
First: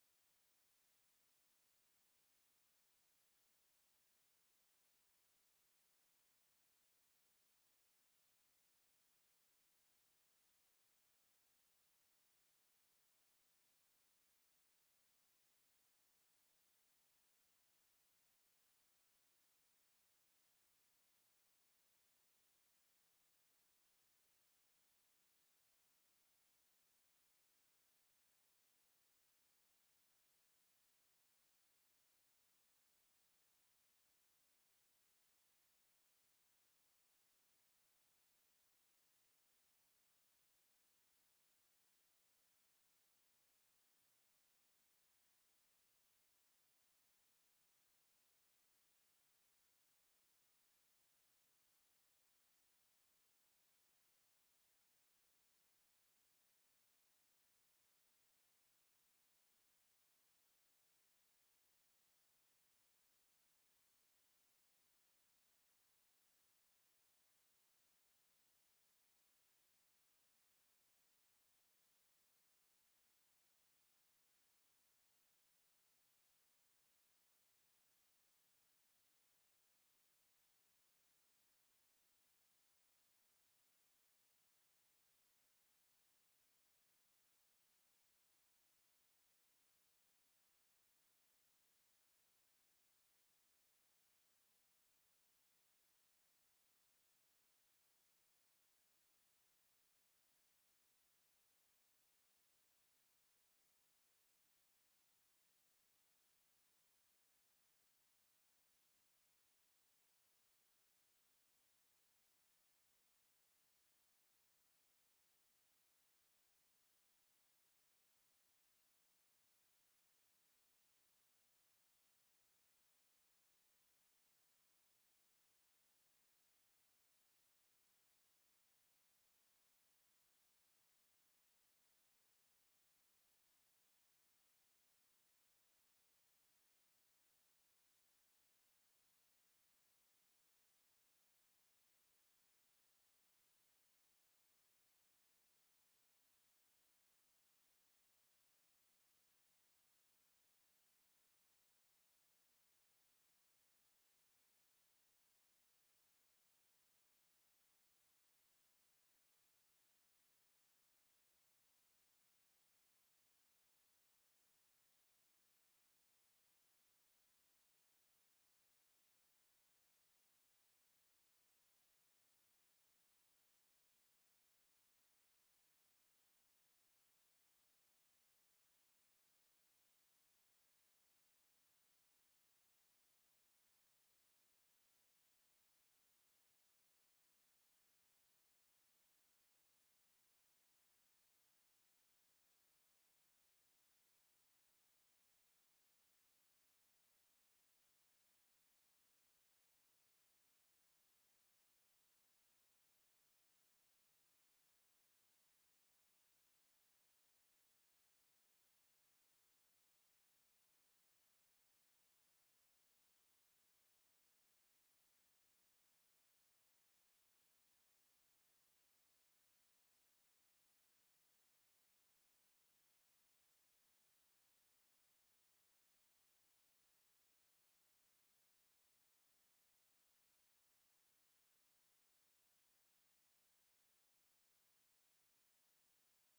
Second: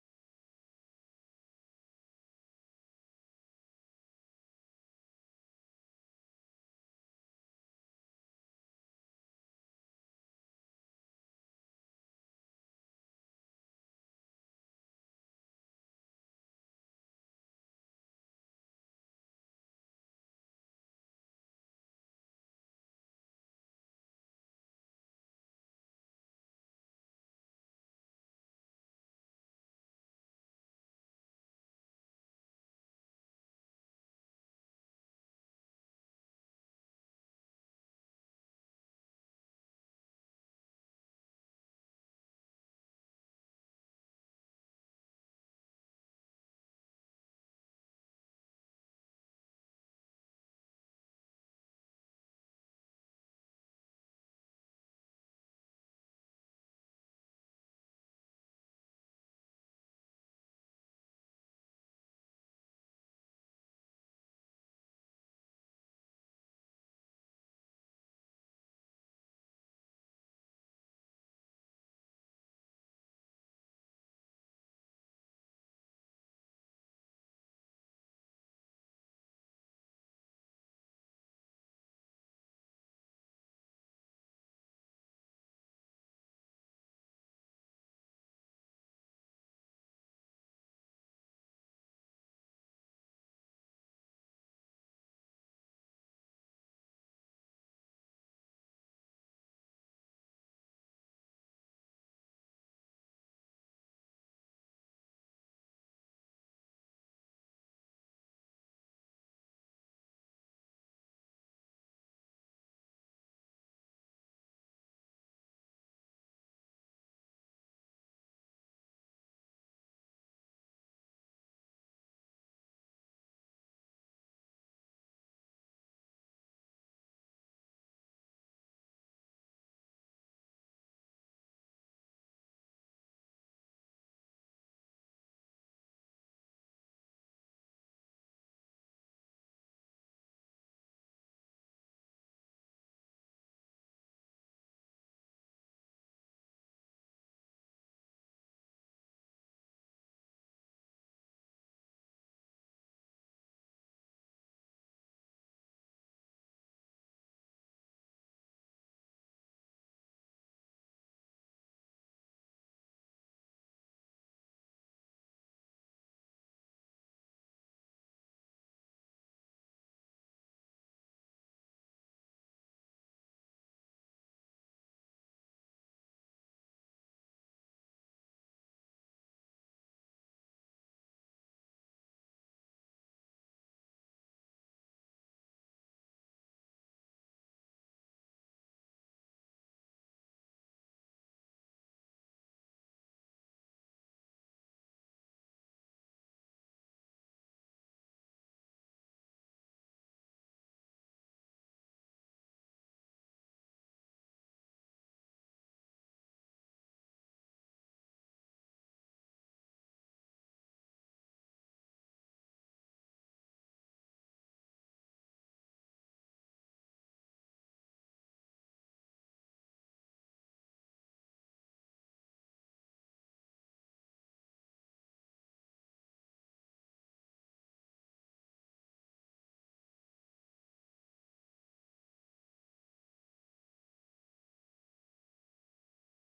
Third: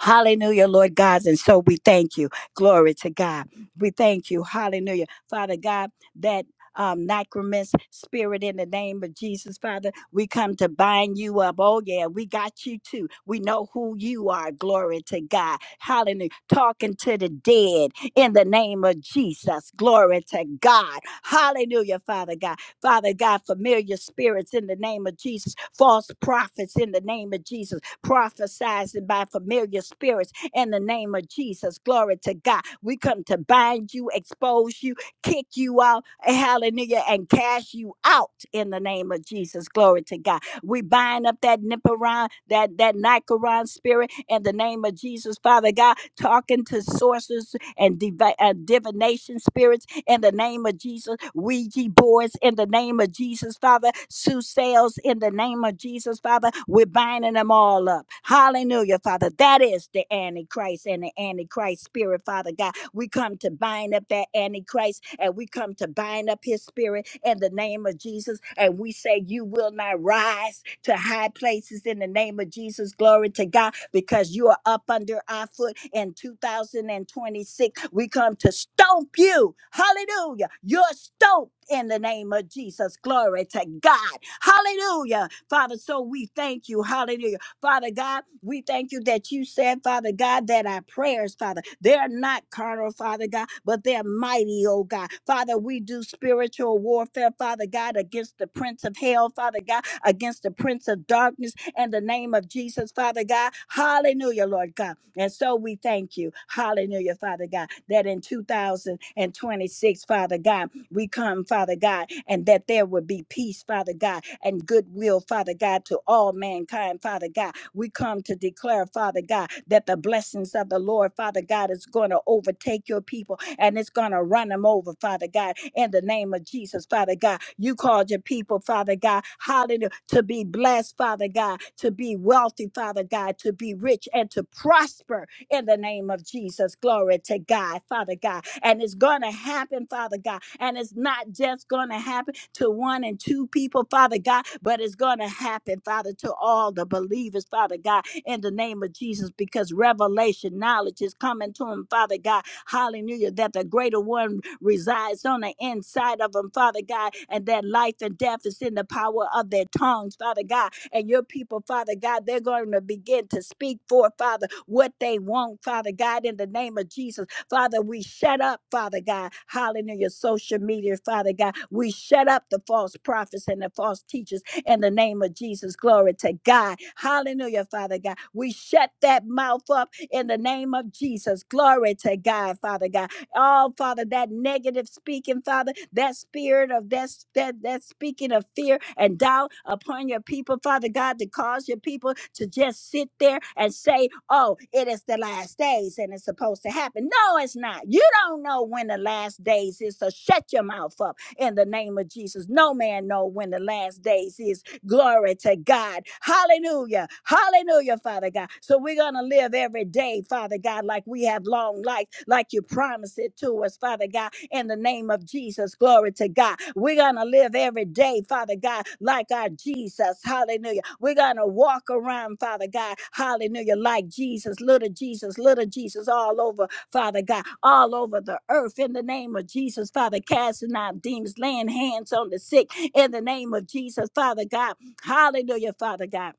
A: Hallelujah, Lord God. And so we thank you. Glory to God. We thank you. Hallelujah. Father God, that um, Nicromis spirit in the name of Jesus, Father. We come to bind you up. Oh, yeah, we got you too. We know who you are. Glory to God. Hallelujah. Talking to the dead in the name of Jesus. Glory to God. Hallelujah, Father God. Father God, familiar spirits in the name of Jesus, false prophets in the name of Jesus prophesied by familiar spirits in the name of Jesus. Glory to God. We come to bind you, expose you, kick you out, hallelujah, and cast you out in the name of Jesus. Glory to God. We bind up that Niparon, that, that Nicaron spirit in the name of Jesus, Father God, talking to sorcerers and divi- uh, divination spirits in the name of Jesus. Ouija boards in the name of Jesus, Father. Sue sales in the name of Jesus, Father. We're binding them all up. Hallelujah, Father. That is the Antichrist and the Antichrist spirit, Father God. We come to bind up that Antichrist and we come to bind up his spirit in the name of Jesus. And we say, You will not rise to high places in the name of Jesus. Glory to God, because you are up under our foot in 2026. We come to stomp you. Hallelujah. You're stomped in the name of Jesus. Glory to God. Hallelujah. Father, so we thank you. Hallelujah Father God, we thank you that you said, Father God, that our prayers, Father, they're not carnal, Father God, but they're mighty, oh God. Father, we do spiritual warfare, Father God, against the prince of hell, Father God, against the prince of darkness, in the name of Jesus, Father God. Hallelujah, Lord God. And so we thank you, hallelujah, Father God, that in 2026, Father God, we come, Father God, and that there would be peace, Father God, and goodwill, Father God, to all mankind, Father God. We come to declare, Father God, that the blessings of the Lord, Father God, is going to overtake your people and it's going to run them over, Father God, in the name of Jesus, Father God. You called your people, Father God, hallelujah, to be blessed, Father God, to be wealthy, Father God, to be rich and to prosper in the name of Jesus. Glory to God, Father God. And it's going to happen, Father God. And it's not just going to happen to one and two people, Father God, but it's going to happen, Father, to all the believers, Father God, in the name of Jesus, because revelation, knowledge is coming to them, Father God. Hallelujah. That the greater one resides on the inside of them, Father God, and that life and death is in the power of their tongues, Father God and your people, Father God, they're going to begin to speak for, Father, what they want, Father God, in the name of Jesus. Father, we shut up, Father God. Hallelujah. Social media, Father God. We shut up the false prophets and the false teachers in the name of Jesus. Glory to God. Hallelujah, Father God. We shut that mouth up in the name of Jesus. Glory to God, Father God. Oh, Father, that negative speaking, Father, that spirit of that, that, that speaking of fear and doubt upon your people, Father God, to cause your people to just sit there and say, oh, it is the last days and it's supposed to happen. No, it's not. You don't know when the last days is, so shut your mouth up in the name of Jesus. No man know when the last days is. Glory to God. Hallelujah. Hallelujah, Father God. So we're going to live every day, Father God, like we have long life, like you promised it to us, Father God, in the name of Jesus. Glory to God. We're going to live every day, Father God, like our Jesus. Hallelujah. We're going to walk around, Father God. Hallelujah. Like Jesus, little Jesus, little Jesus, all over, Father God, all over the earth in the name of Jesus, Father, casting out demons, laying hands on the sick in the name of Jesus, Father God Hallelujah, Father God.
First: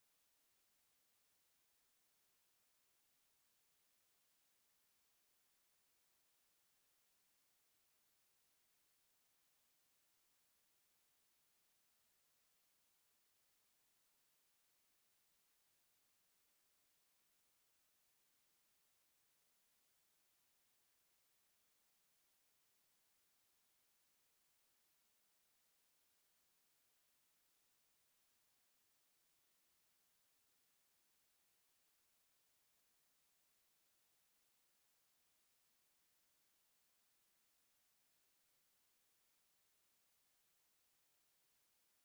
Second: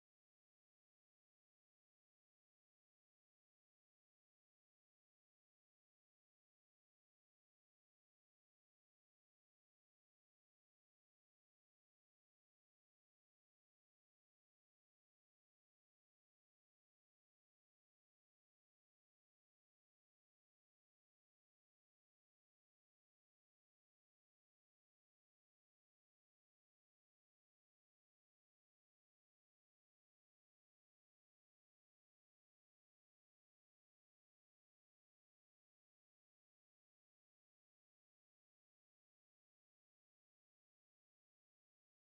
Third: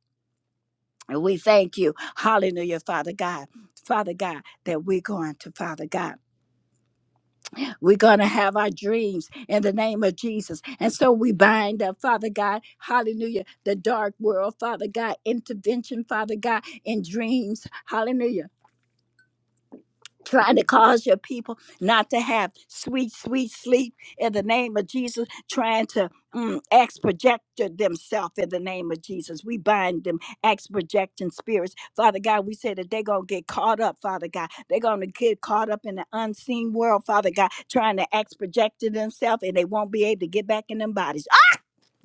A: And we thank you. Hallelujah, Father God. Father God, that we're going to, Father God. We're going to have our dreams in the name of Jesus. And so we bind up, Father God, hallelujah, the dark world, Father God, intervention, Father God, in dreams, hallelujah. trying to cause your people not to have sweet, sweet sleep in the name of Jesus, trying to mm, ex-project themselves in the name of Jesus. We bind them ex-projecting spirits. Father God, we say that they're going to get caught up, Father God. They're going to get caught up in the unseen world, Father God, trying to ex-project themselves and they won't be able to get back in them bodies.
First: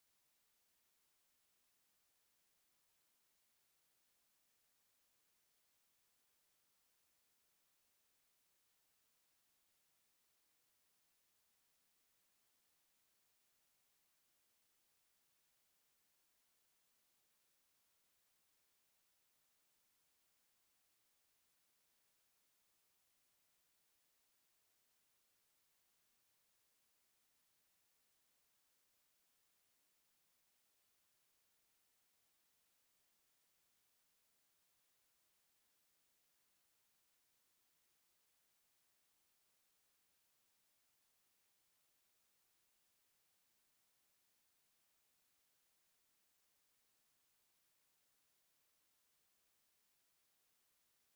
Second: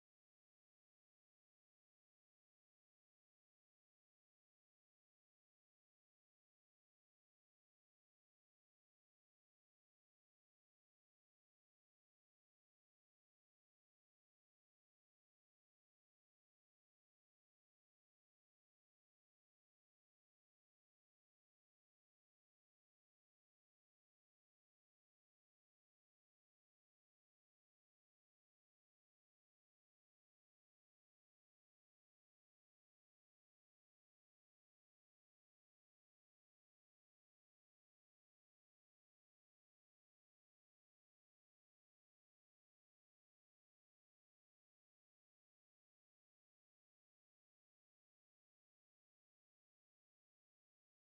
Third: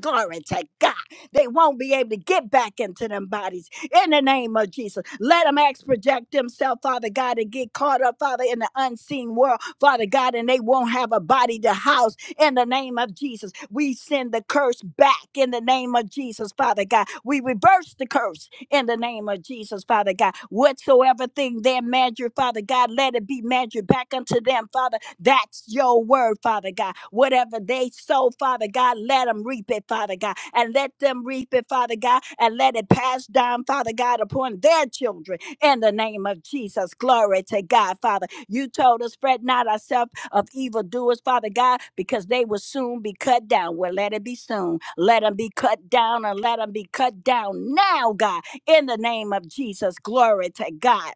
A: Glory to God. They won't be able to get back into them bodies in the name of Jesus. Let them ex project themselves, Father God, and get caught up, Father, in the unseen world, Father God, and they won't have a body to house in the name of Jesus. We send the curse back in the name of Jesus, Father God. We reverse the curse in the name of Jesus, Father God. Whatsoever thing they measure, Father God, let it be measured back unto them, Father that's your word, Father God. Whatever they sow, Father God, let them reap it, Father God. And let them reap it, Father God. And let it pass down, Father God, upon their children. In the name of Jesus. Glory to God, Father. You told us, fret not ourselves of evildoers, Father God, because they will soon be cut down. Well, let it be soon. Let them be cut down and let them be cut down now, God. In the name of Jesus. Glory to God.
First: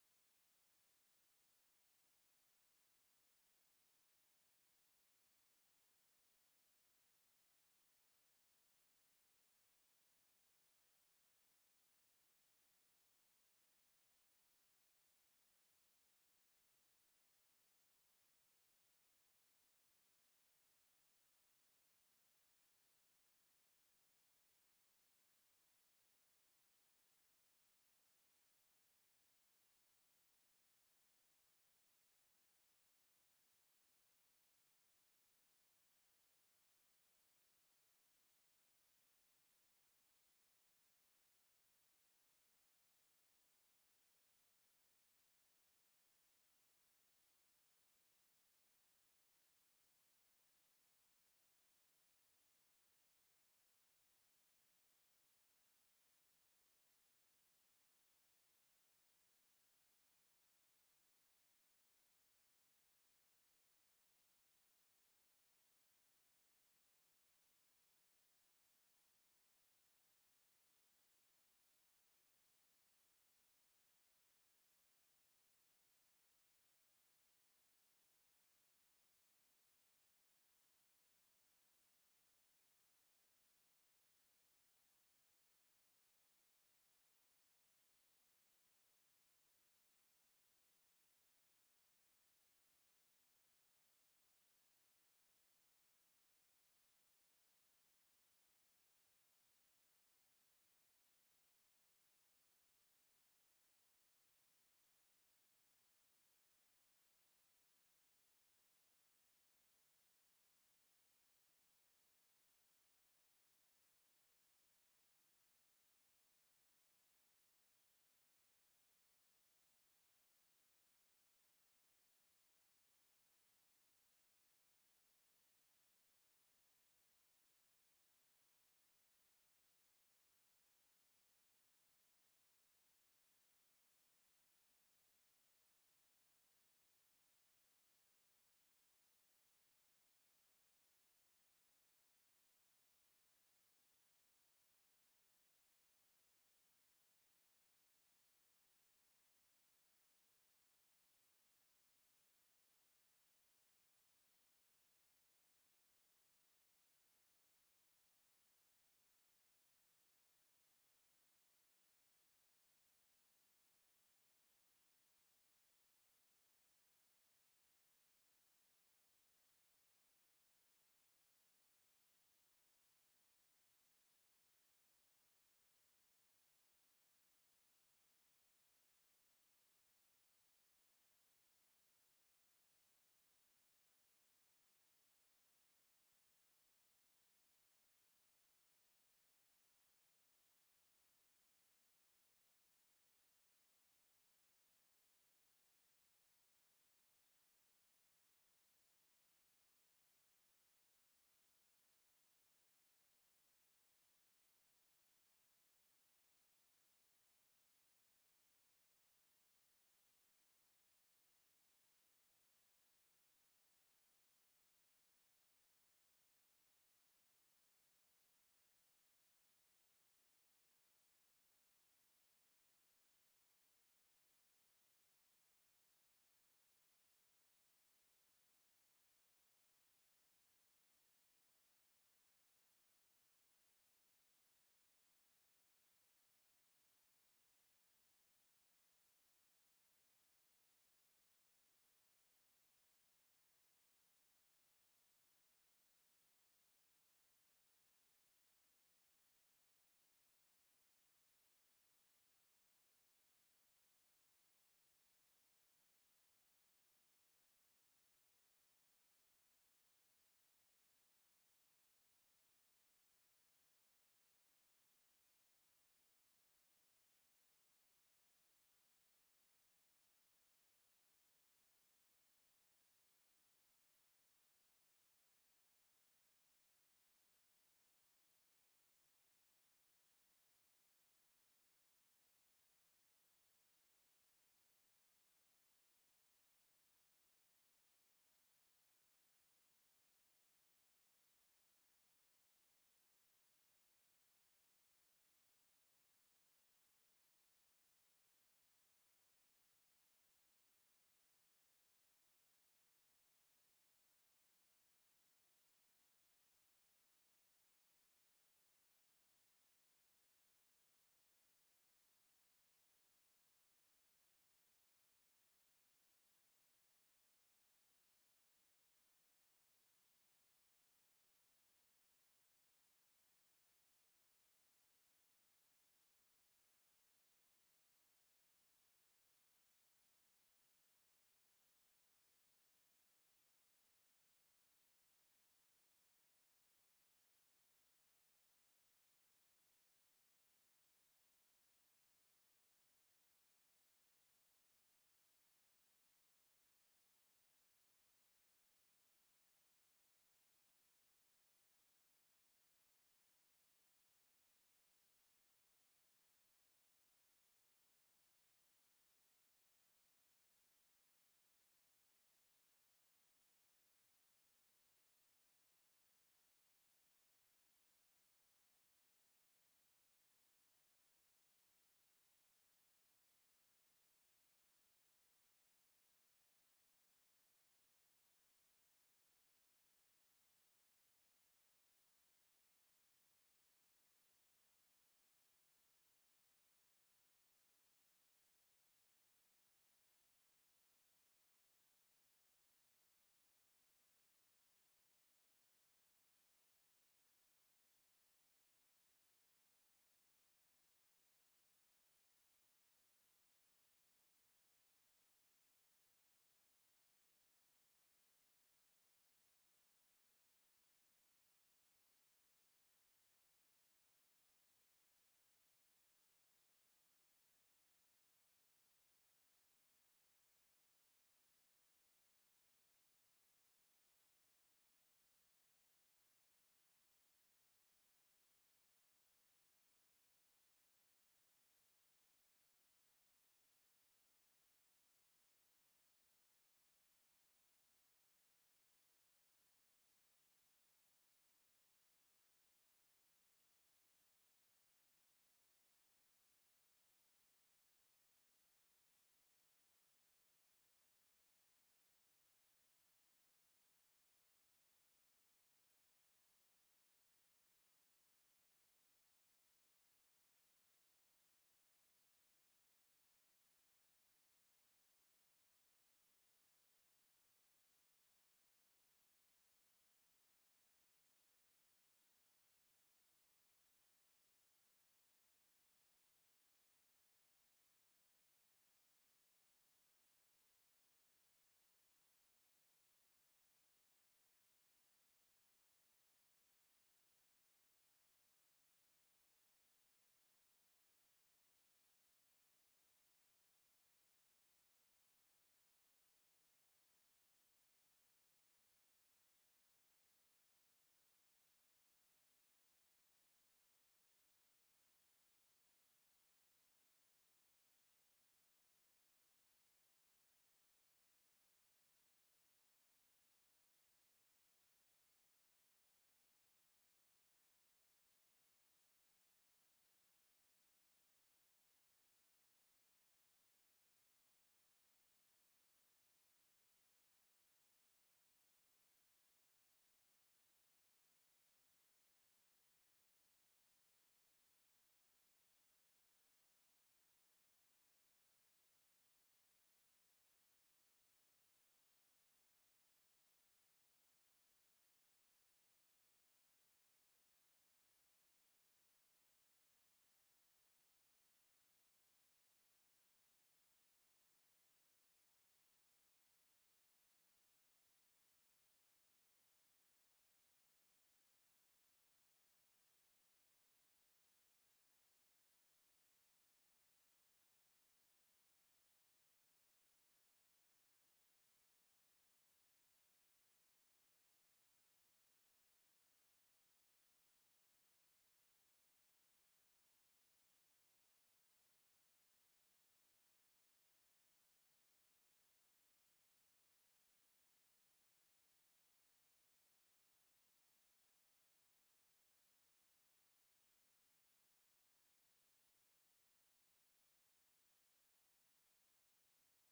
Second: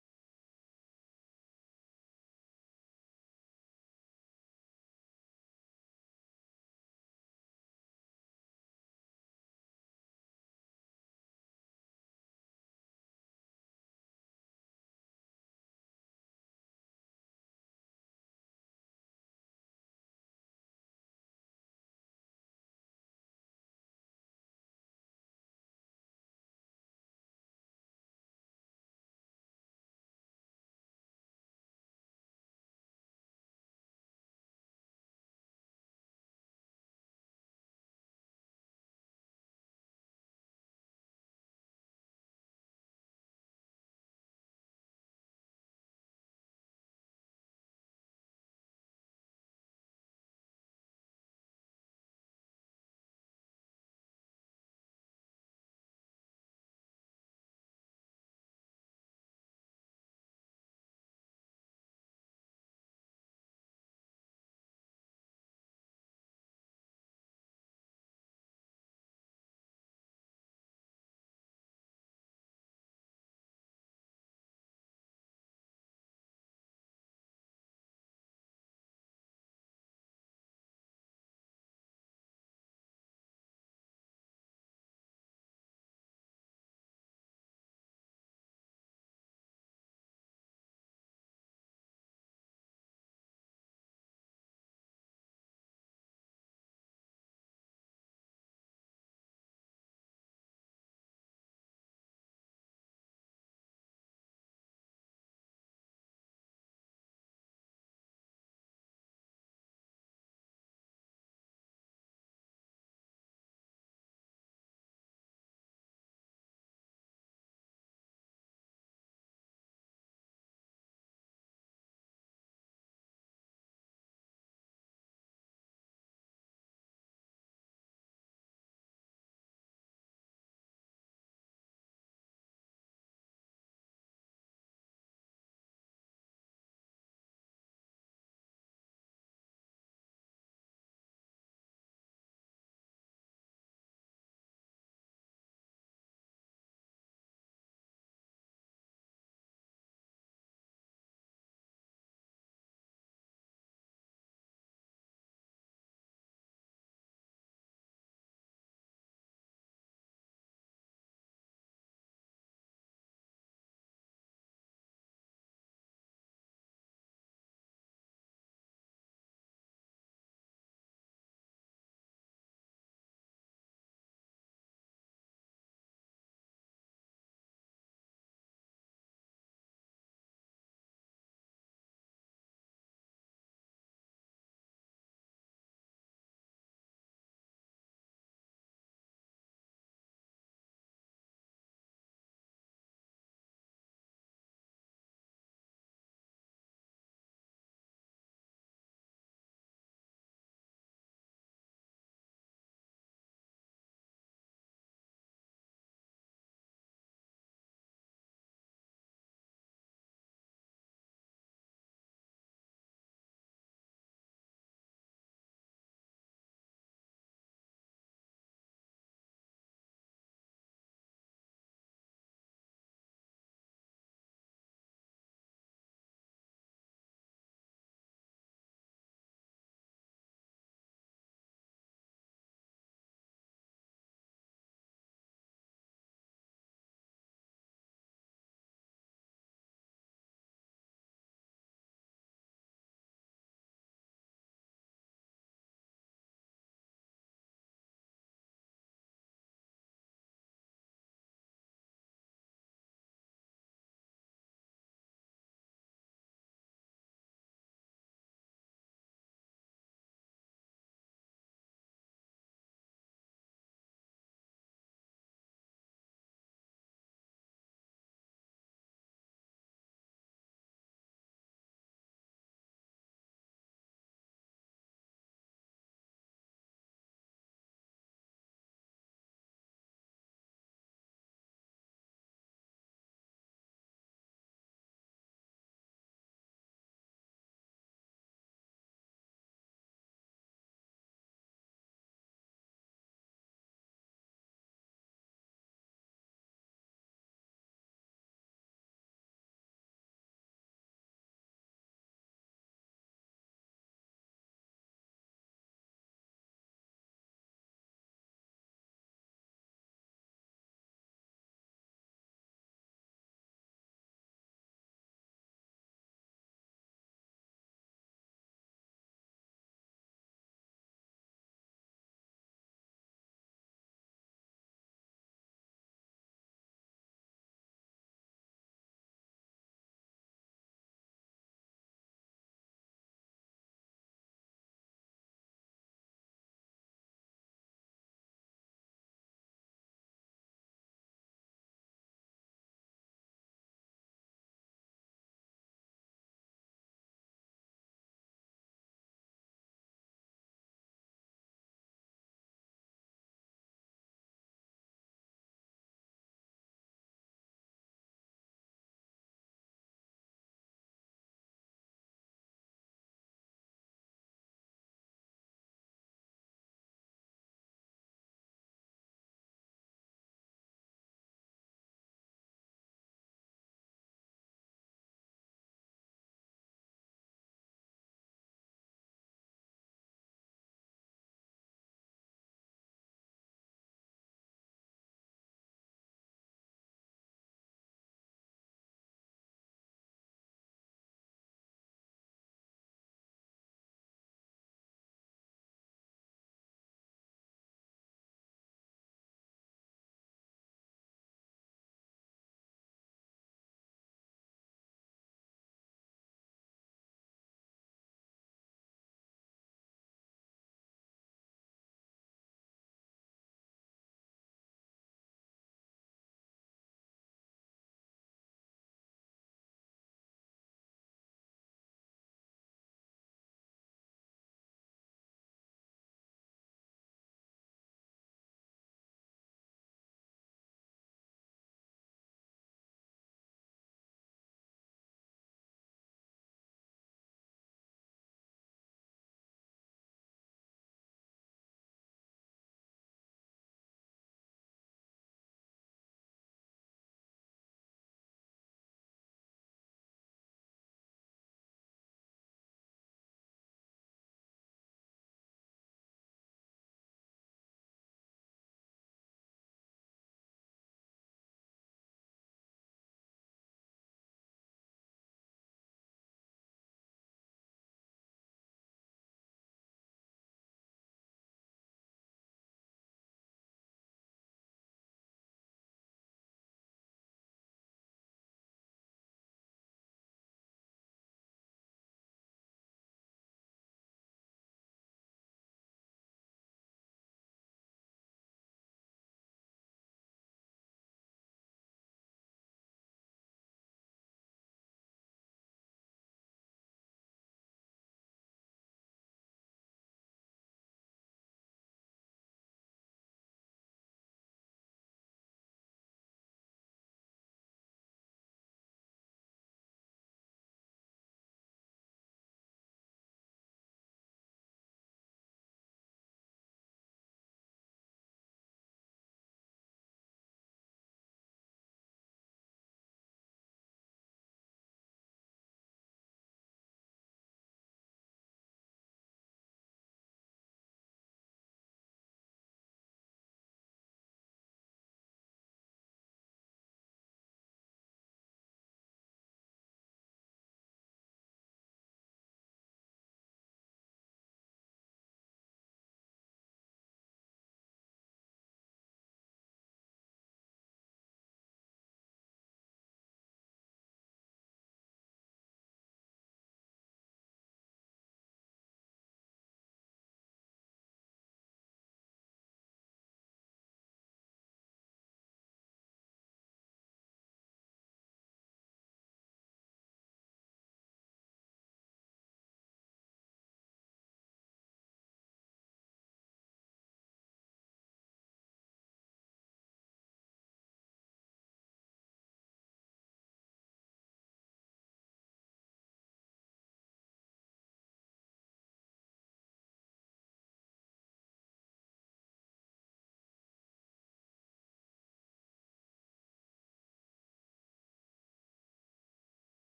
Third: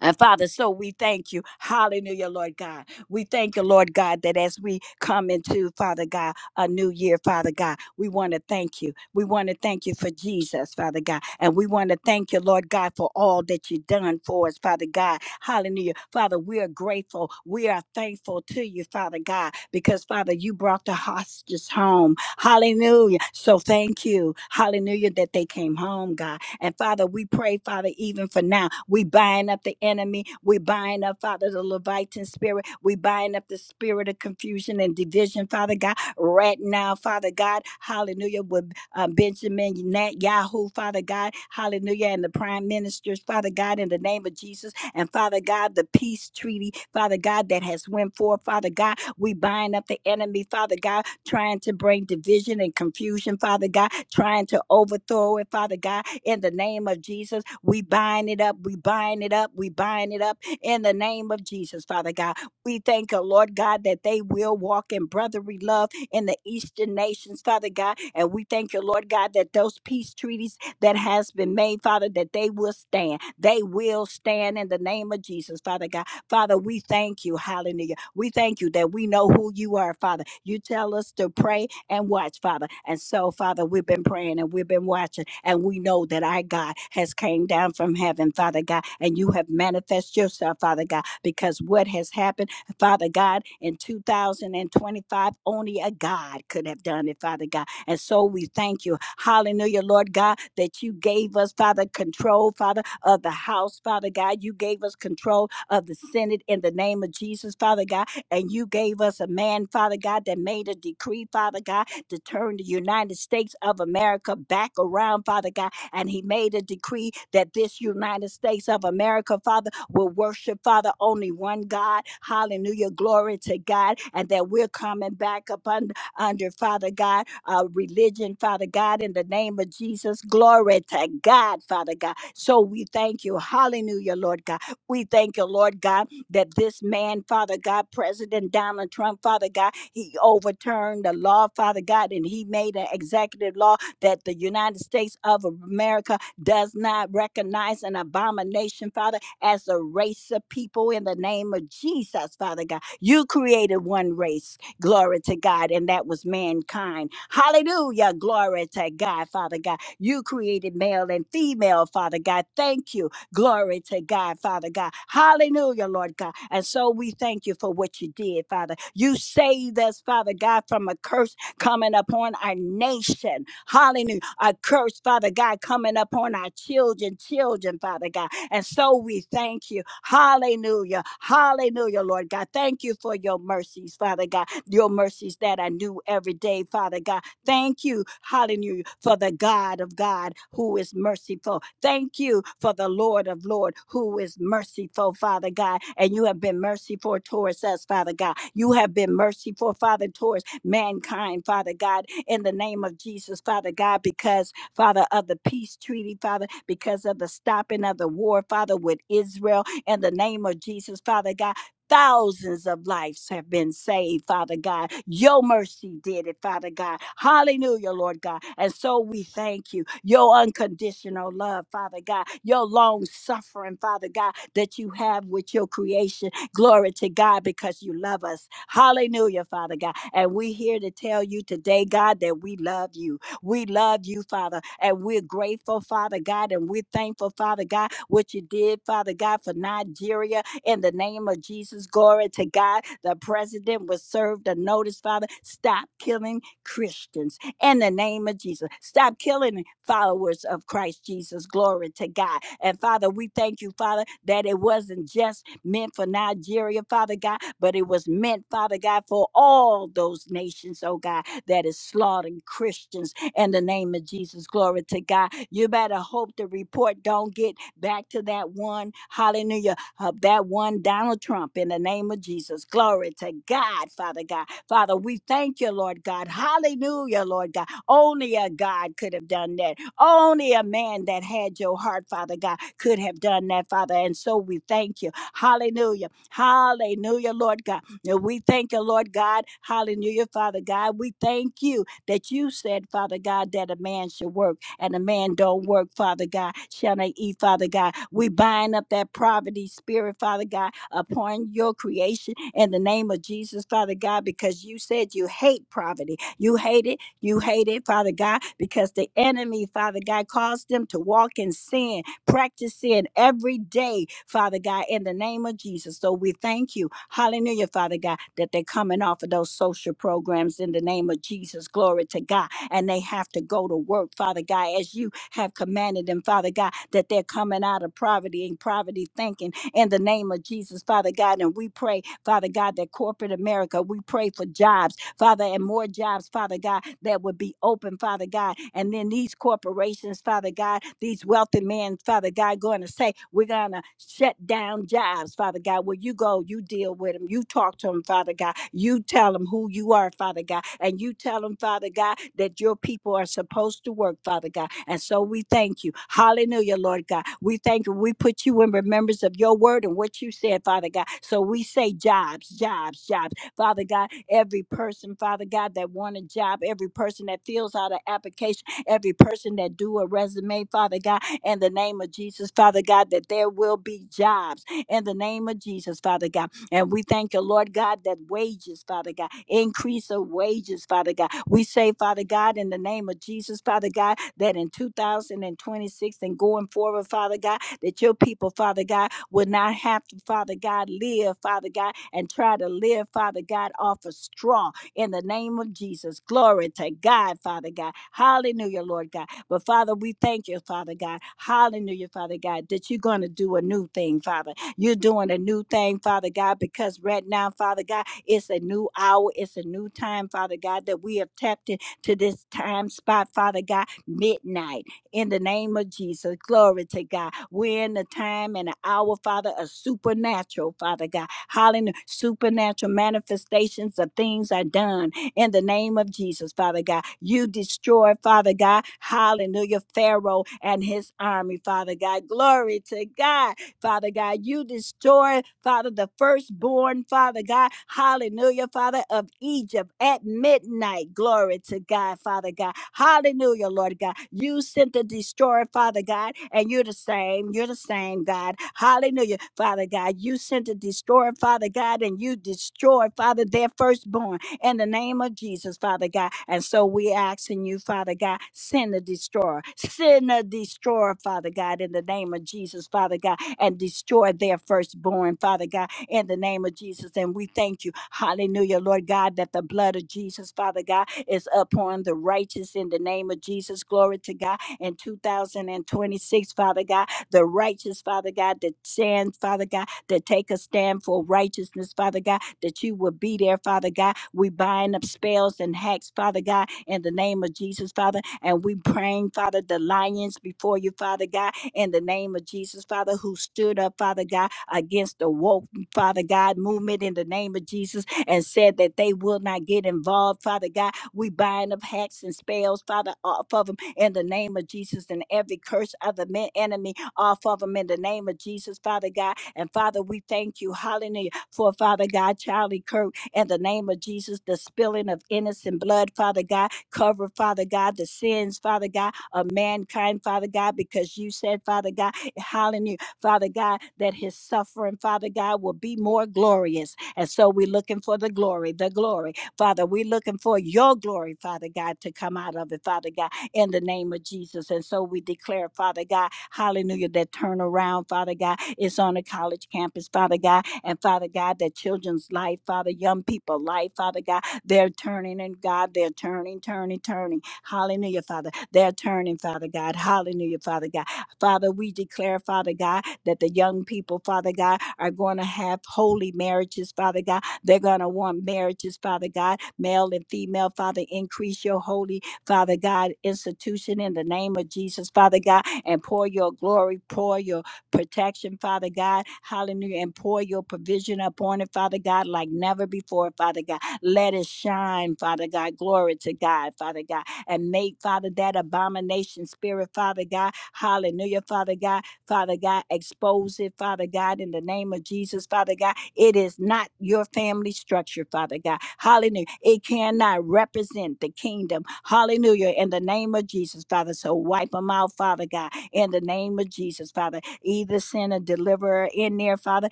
A: And Father, so we thank you. Hallelujah, Lord God. We thank you, Lord God, that as we come into, Father God, a new year, Father God, we want to thank you. We want to thank you for Jesus, Father God. And we want to thank you, Lord God, for all that you've done for us, Father God. Hallelujah. Father, we are grateful. We are thankful to you, Father God, because, Father, you brought the hostages home. Hallelujah. So thank you. Hallelujah that they came home, God. And Father, we pray, Father, even for now, we bind up the enemy. We bind up, Father, the Leviathan spirit. We bind up the spirit of confusion and division, Father God, right now, Father God. Hallelujah. With uh, Benjamin Nat Yahoo, Father God. Hallelujah. And the prime ministers, Father God, in the name of Jesus. And Father God, the peace treaty, Father God, that has went forth, Father God. We bind up the enemy, Father God trying to bring division and confusion, Father God, trying to overthrow it, Father God. In the name of Jesus, we bind it up, we bind it up, we bind it up in the name of Jesus, Father God. We thank you, Lord God, that they will walk in brotherly love in the eastern nations, Father God. And we thank you, Lord God, that those peace treaties that has been made, Father, that they will stand. They will stand in the name of Jesus, Father God Father, we thank you. Hallelujah. We thank you that we know who you are, Father. You tell us to pray and watch, Father. And so, Father, we've been praying and we've been watching, and we know that our God has came down from heaven, Father God, and you have manifest yourself, Father God, because what has happened, Father God, in 2025, only a God could have done it, Father God. And so we thank you. Hallelujah, Lord God, that you gave us, Father, control, Father, of the house, Father God. You gave us control of the Senate in the name of Jesus, Father God. And you gave us a man, Father God, that made a decree, Father God, to turn the United States of America back around, Father God. And he made a decree that this United States of America, Father, will worship, Father, only one God. Hallelujah. Glory to God. And that we're coming back up under Father God, uh, religion, Father God, in the name of Jesus. Glory to God, Father God. So we thank you. Hallelujah, Lord God. We thank you, Lord God, that this man, Father God, President Donald Trump, Father God, he overturned the law, Father God, and he made an executive law that the United States of America does not recognize an abomination, Father, as a race of people in the name of Jesus, Father God. You created one race. Glory to God. And that was mankind. Hallelujah. Glory to God, Father God. You created male and female, Father God. Thank you. Glory to God, Father God. Hallelujah, Lord God. And so we thank you for what you did, Father. You saved us, Father God, from a curse coming upon our nation. Hallelujah. A curse, Father God, coming upon our children, children, Father God. And so we thank you. Hallelujah. Hallelujah, Lord God. Thank you for your mercies, Father God. Your mercies that I knew every day, Father God. Thank you, hallelujah, for the God of God who is merciful. Thank you for the Lord of Lord who is merciful, Father God. And you have been merciful towards us, Father God. You have been merciful, Father, towards mankind, Father God, in the name of Jesus, Father God, because Father, of the peace treaty, Father, because of the stopping of the war, Father, with Israel. In the name of Jesus, Father God, Thousands of lives have been saved, Father God. Your mercy did it, Father God. Hallelujah, Lord God. And so we thank you. Your unconditional love, Father God. Your long suffering, Father God, that you have with your creation. Glory to God because you love us. Hallelujah, Father God. And we're here to tell you today, God, that we love you. We love you, Father, and we're grateful, Father God, and we're thankful, Father God, what you did, Father God, for Nigeria. In the name of Jesus, glory to God. The president was served a notice, Father. Stop killing Christians in the name of Jesus. Stop killing followers of Christ Jesus. Glory to God. And Father, we thank you, Father, that it wasn't just meant for Nigeria, Father God, but it was meant, Father God, for all those nations, oh God, that is slaughtering Christians in the name of Jesus. Glory to God. You better hope the report don't get back to that one. Hallelujah. uh, that one Donald Trump in the name of Jesus. Glory to God, Father God. Father, we thank you, Lord God. Hallelujah, Lord God. Only a God could have done that. Only a man that had your heart, Father God, could have done that, Father. And so we thank you. Hallelujah. Hallelujah, Lord God. And we thank you, Lord God. Hallelujah, Father God. We thank you that you said, Father God, that a man should work and a man don't work, Father God, shall they eat, Father God. We bind up that poverty spirit, Father God, upon your creation in the name of Jesus, Father God, because you said you hate poverty. You hate it. You hate it, Father God, because the enemy, Father God, caused them to walk in sin Practice sin every day, Father God, in the name of Jesus. So we thank you, hallelujah, Father God, that they're coming off of those social programs in the name of Jesus. Glory to God. And they have to go to work, Father God, as you have commanded them, Father God, that they're coming out of poverty and poverty thinking in the name of Jesus, Father God. And we pray, Father God, that corporate America, we pray for jobs. Father, and more jobs, Father God, that would be open, Father God. And then these corporations, Father God, these wealthy men, Father God, going to say, we're going to shut down jobs, Father God. Well, you go, you deal with them, you talk to them, Father God. You tell them who you are, Father God. And you tell them, Father God, that your people are supposed to work, Father God. And so we thank you. Hallelujah, Lord God. We thank you. We put you in remembrance of your word and what you said, Father God. So we say jobs, jobs, jobs. Father God, every person, Father God, that want a job, every person that fills out an application, every person that do a resume, Father God, in the name of Jesus, Father God, that there will be jobs in the name of Jesus, Father God. And we thank you, Lord God, that wages, Father God, increase of wages, Father God. We say, Father God, in the name of Jesus, Father God, that in 2026 and going forward, Father God, that your people, Father God, will not have to, Father God, live, Father God, and try to live, Father God, off a straw in the name of Jesus. Glory to God, Father God. Hallelujah, Lord God. But Father, we thank you, Father God. Hallelujah, Father God, that you're going to do a new thing, Father. You're doing a new thing, Father God, because right now, Father God, it's a new hour, it's a new time, Father God, that we have tapped into this time spot, Father God, midnight in the name of Jesus. Glory to God. We're in the time and the hour, Father, of supernatural, Father God. Hallelujah. Supernatural manifestations of things are done in the name of Jesus, Father God. You destroy, Father God. Hallelujah. Pharaoh and his army, Father God. Glory to God. Father God. You destroy, Father, the firstborn, Father God. Hallelujah, Father of Egypt at midnight. Glory to God, Father God. Hallelujah, Lord God. You sent the destroyer, Father God, and you're the same. You're the same, God. Hallelujah, Father God. You sent the destroyer, Father God, and you destroyed, Father, their firstborn in the name of Jesus, Father God. And so we asking you, Father God, send the destroyer, send the destroyer, Father God, in the name of Jesus, Father God and destroy their firstborn, Father God, in the name of Jesus. And we thank you, hallelujah, Lord God, that the blood of Jesus, Father God, is upon the righteous in the name of Jesus. Glory to God. In 2026, Father God, the righteous, Father God, that stand, Father God, to take a stand for righteousness, Father God, that you will be there, Father God. We bind up spells and hacks, Father God, in the name of Jesus, Father. And we praying, Father, the lions before you, Father God, in the name of Jesus, Father, who stood up, Father God, against the woke, Father God, movement in the name of Jesus and said that they will not get involved, Father God. We bind up hacks and spells, Father, off of them in the name of Jesus and every curse of the men, enemy off of them in the name of Jesus, Father God. And Father, we thank you, hallelujah, for Father God, Charlie Kirk, in the name of Jesus, the spilling of innocent blood, Father God, cover, Father God, the sins, Father God, of mankind, Father God, because you said, Father God, hallelujah, Father God, that his suffering, Father God, will be more glorious. And so we're looking for the glory, the glory. Father, we're looking for your glory, Father God, to come out of it, Father God, in the name of Jesus. And so we declare, Father God, hallelujah, that turnaround, Father God, is on a college campus, Father God. And Father God, that children's life, Father, young people life, Father God, they're turning and God, they're turning, turning, turning. Hallelujah, Father. They're turning, Father God. Hallelujah, Father God. Father, we declare, Father God, that the young people, Father God, are going to have holy marriages, Father God. They're going to want marriages, Father God, male and female, Father. Increase your holy, Father God, institution in the name of Jesus, Father God, and pour your glory, pour your protection, Father God. Hallelujah. And pour your provision upon it, Father God, like never before, Father God. Let it shine, Father God. Glory to God, Father God and made, Father, that abomination spirit, Father God. Hallelujah, Father God. Father God, expose it, Father God, in the name of Jesus, Father God. It is not your family structure, Father God. Hallelujah. It cannot represent the kingdom. Hallelujah, in the name of Jesus, Father. So wipe them out, Father God, in the name of Jesus, Father. Either send a deliverer in there, Father,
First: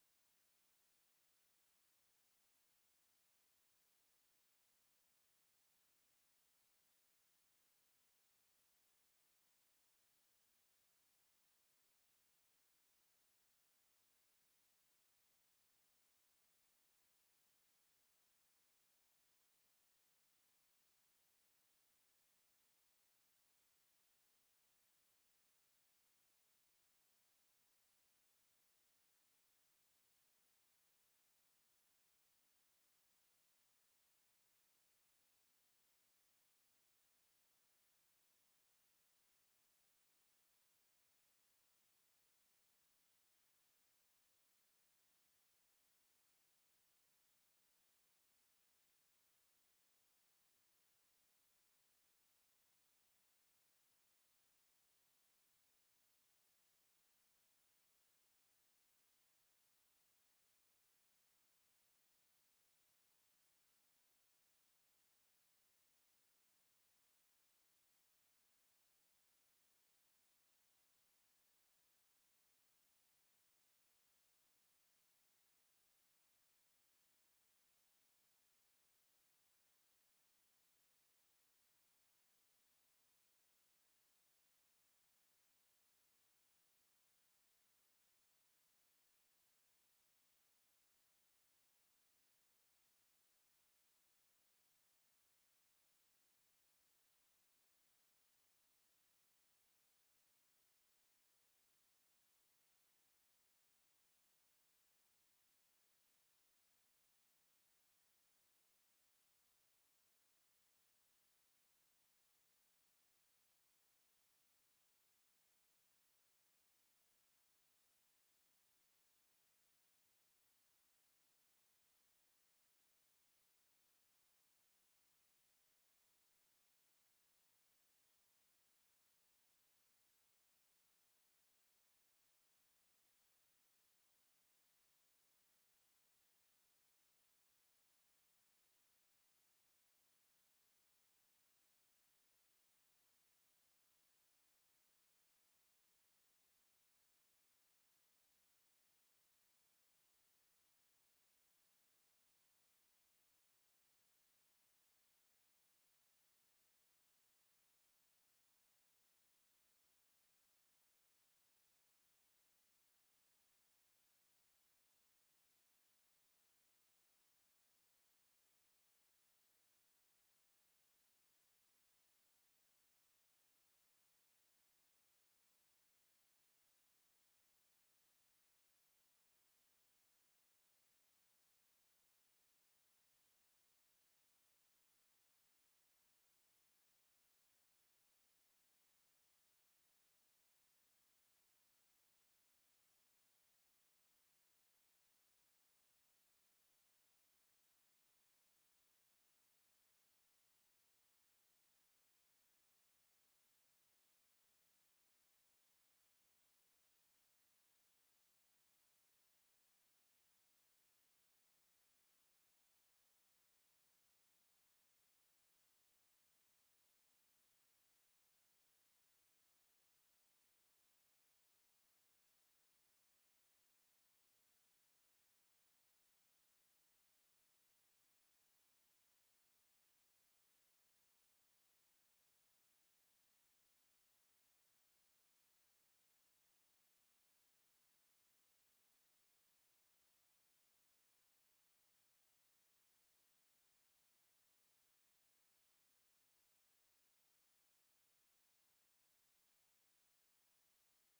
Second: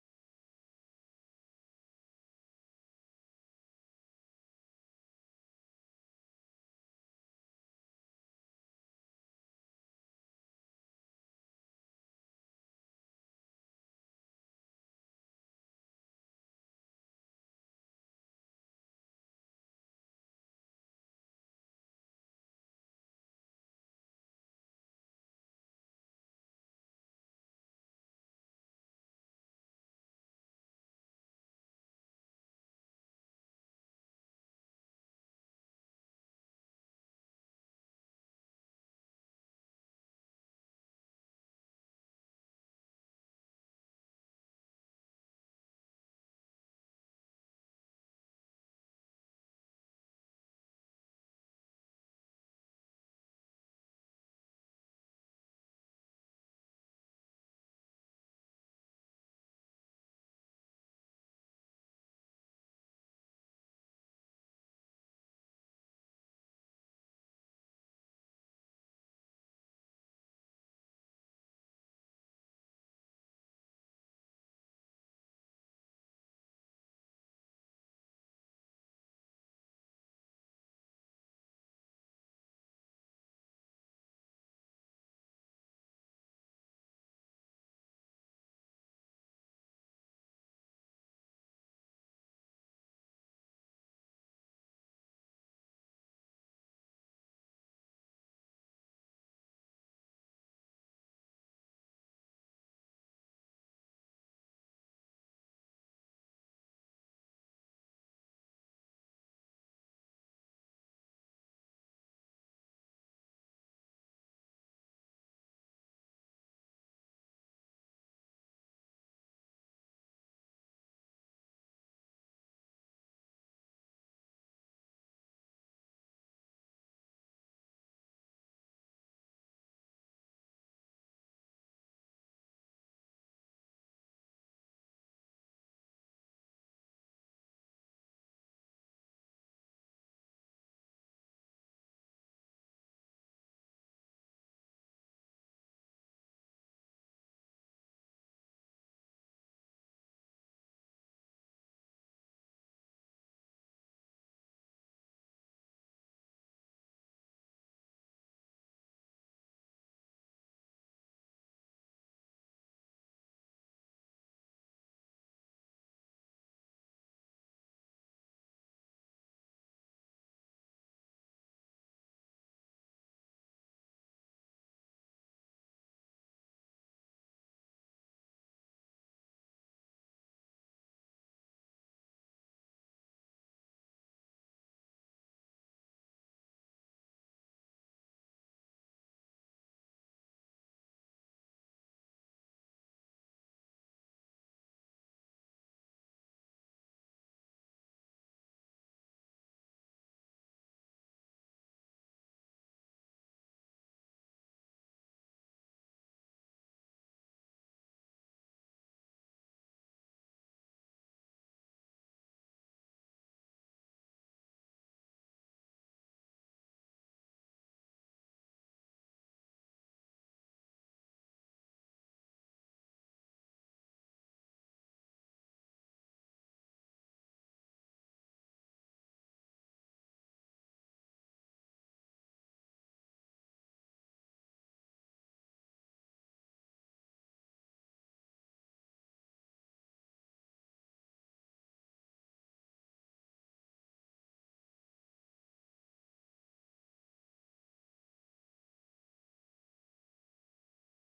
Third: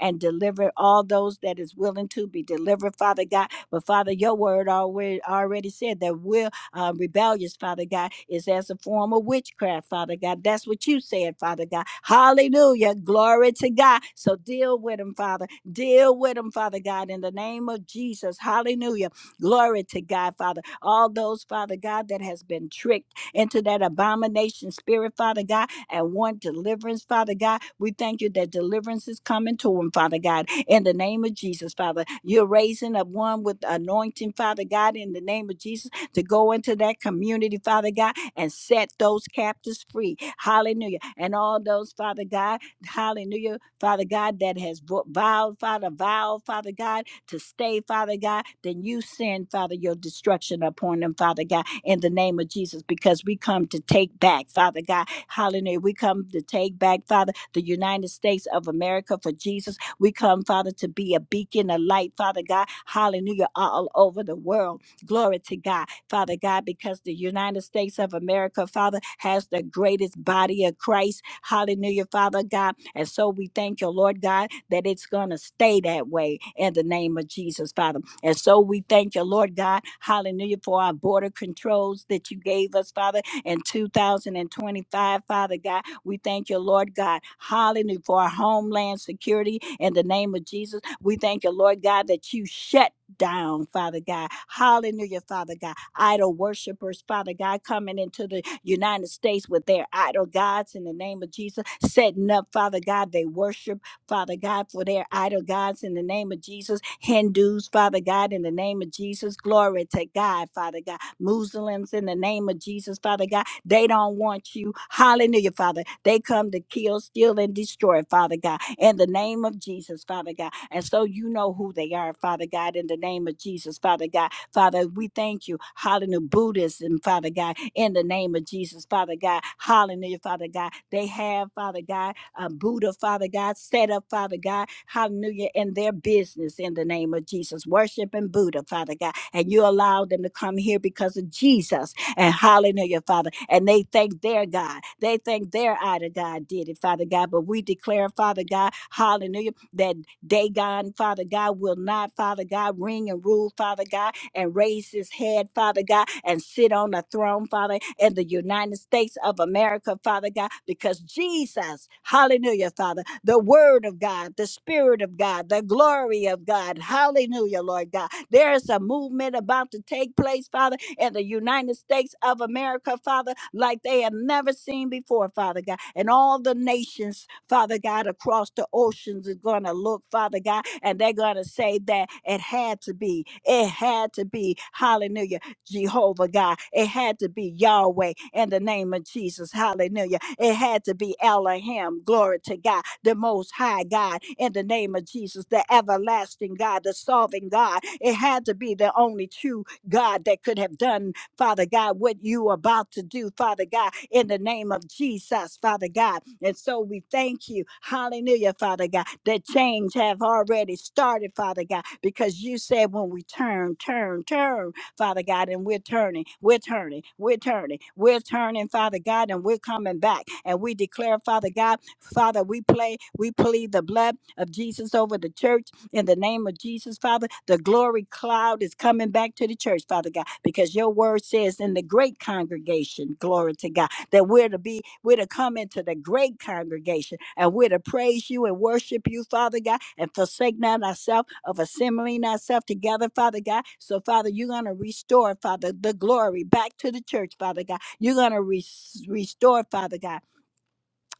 A: and deliver all those that is willing to be delivered, Father God. But Father, your word already already said that we will uh, rebellious, Father God, is as a form of witchcraft, Father God. That's what you said, Father God. Hallelujah. Glory to God. So deal with them, Father. Deal with them, Father God, in the name of Jesus. Hallelujah. Glory to God, Father. All those, Father God, that has been tricked into that abomination spirit, Father God, and want deliverance, Father God. We thank you that deliverance is coming to them, Father God, in the name of Jesus, Father. You're raising up one with anointing, Father God, in the name of Jesus to go into that community, Father God, and set those captives free. Hallelujah. And all those, Father God, hallelujah, Father God, that has vo- vowed, Father, vowed, Father God, to stay, Father God, then you send, Father, your destruction upon them, Father God, in the name of Jesus, because we come to take back, Father God, hallelujah. We come to take back, Father, the United States of America for Jesus. We come, Father, to be a beacon, a light, Father God, hallelujah, all over the world. Glory to God. Father God, because the United States of America, Father, has the greatest body of Christ. Hallelujah, Father God. And so we thank you, Lord God, that it's going to stay that way in the name of Jesus, Father. And so we thank you, Lord God, hallelujah, for our border controls that you gave us, Father, in 2025, Father God. We thank you, Lord God, hallelujah, for our homeland security in the name of Jesus. We thank you, Lord God, that you shut down, Father God. Hallelujah, Father God idol worshipers, Father God, coming into the United States with their idol gods in the name of Jesus, setting up, Father God, they worship, Father God, for their idol gods in the name of Jesus, Hindus, Father God, in the name of Jesus, glory to God, Father God, Muslims in the name of Jesus, Father God, they don't want you, hallelujah, Father, they come to kill, steal, and destroy, Father God, in the name of Jesus, Father God, and so you know who they are, Father God, in the name of Jesus, Father God, Father, we thank you. Hallelujah. Buddhism, Father God, in the name of Jesus, Father God. Hallelujah, Father God. They have, Father God, uh, Buddha, Father God, set up, Father God. Hallelujah, in their business in the name of Jesus. Worshiping Buddha, Father God. And you allow them to come here because of Jesus. And hallelujah, Father. And they thank their God. They think their idol God did it, Father God. But we declare, Father God, hallelujah, that Dagon, Father God, will not, Father God, ring and rule, Father God and raise his head, Father God, and sit on the throne, Father, in the United States of America, Father God, because Jesus, hallelujah, Father, the Word of God, the Spirit of God, the glory of God, hallelujah, Lord God. There is a movement about to take place, Father in the United States of America, Father, like they have never seen before, Father God. And all the nations, Father God, across the oceans is going to look, Father God, and they're going to say that it had to be, it had to be, hallelujah, Jehovah God. It had to be Yahweh in the name of Jesus, hallelujah. It had to be Elohim, glory to God, the most high God in the name of Jesus, the everlasting God, the solving God. It had to be the only true God, that could have done, Father God, what you are about to do, Father God, in the name of Jesus, Father God. And so we thank you, hallelujah, Father God, that change have already started, Father God, because you said when we turn, turn, turn, Father God, and we're turning, we're turning, we're turning, we're turning, Father God, and we're coming back. And we declare, Father God, Father, we play, we plead the blood of Jesus over the church in the name of Jesus, Father, the glory cloud is coming back to the church, Father God, because your word says in the great congregation, glory to God, that we're to be, we're to come into the great congregation and we're to praise you and worship you, Father God, and forsake not ourselves of assembling ourselves together, Father God. So, Father, you're going to restore, Father, the glory back to the church, Father God. You're going to re- restore, Father God.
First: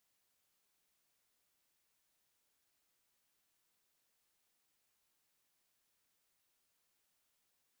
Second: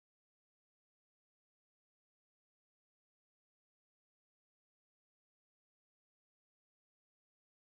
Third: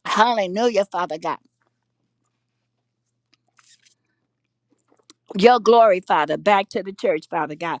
A: Hallelujah, Father God. Your glory, Father, back to the church, Father God.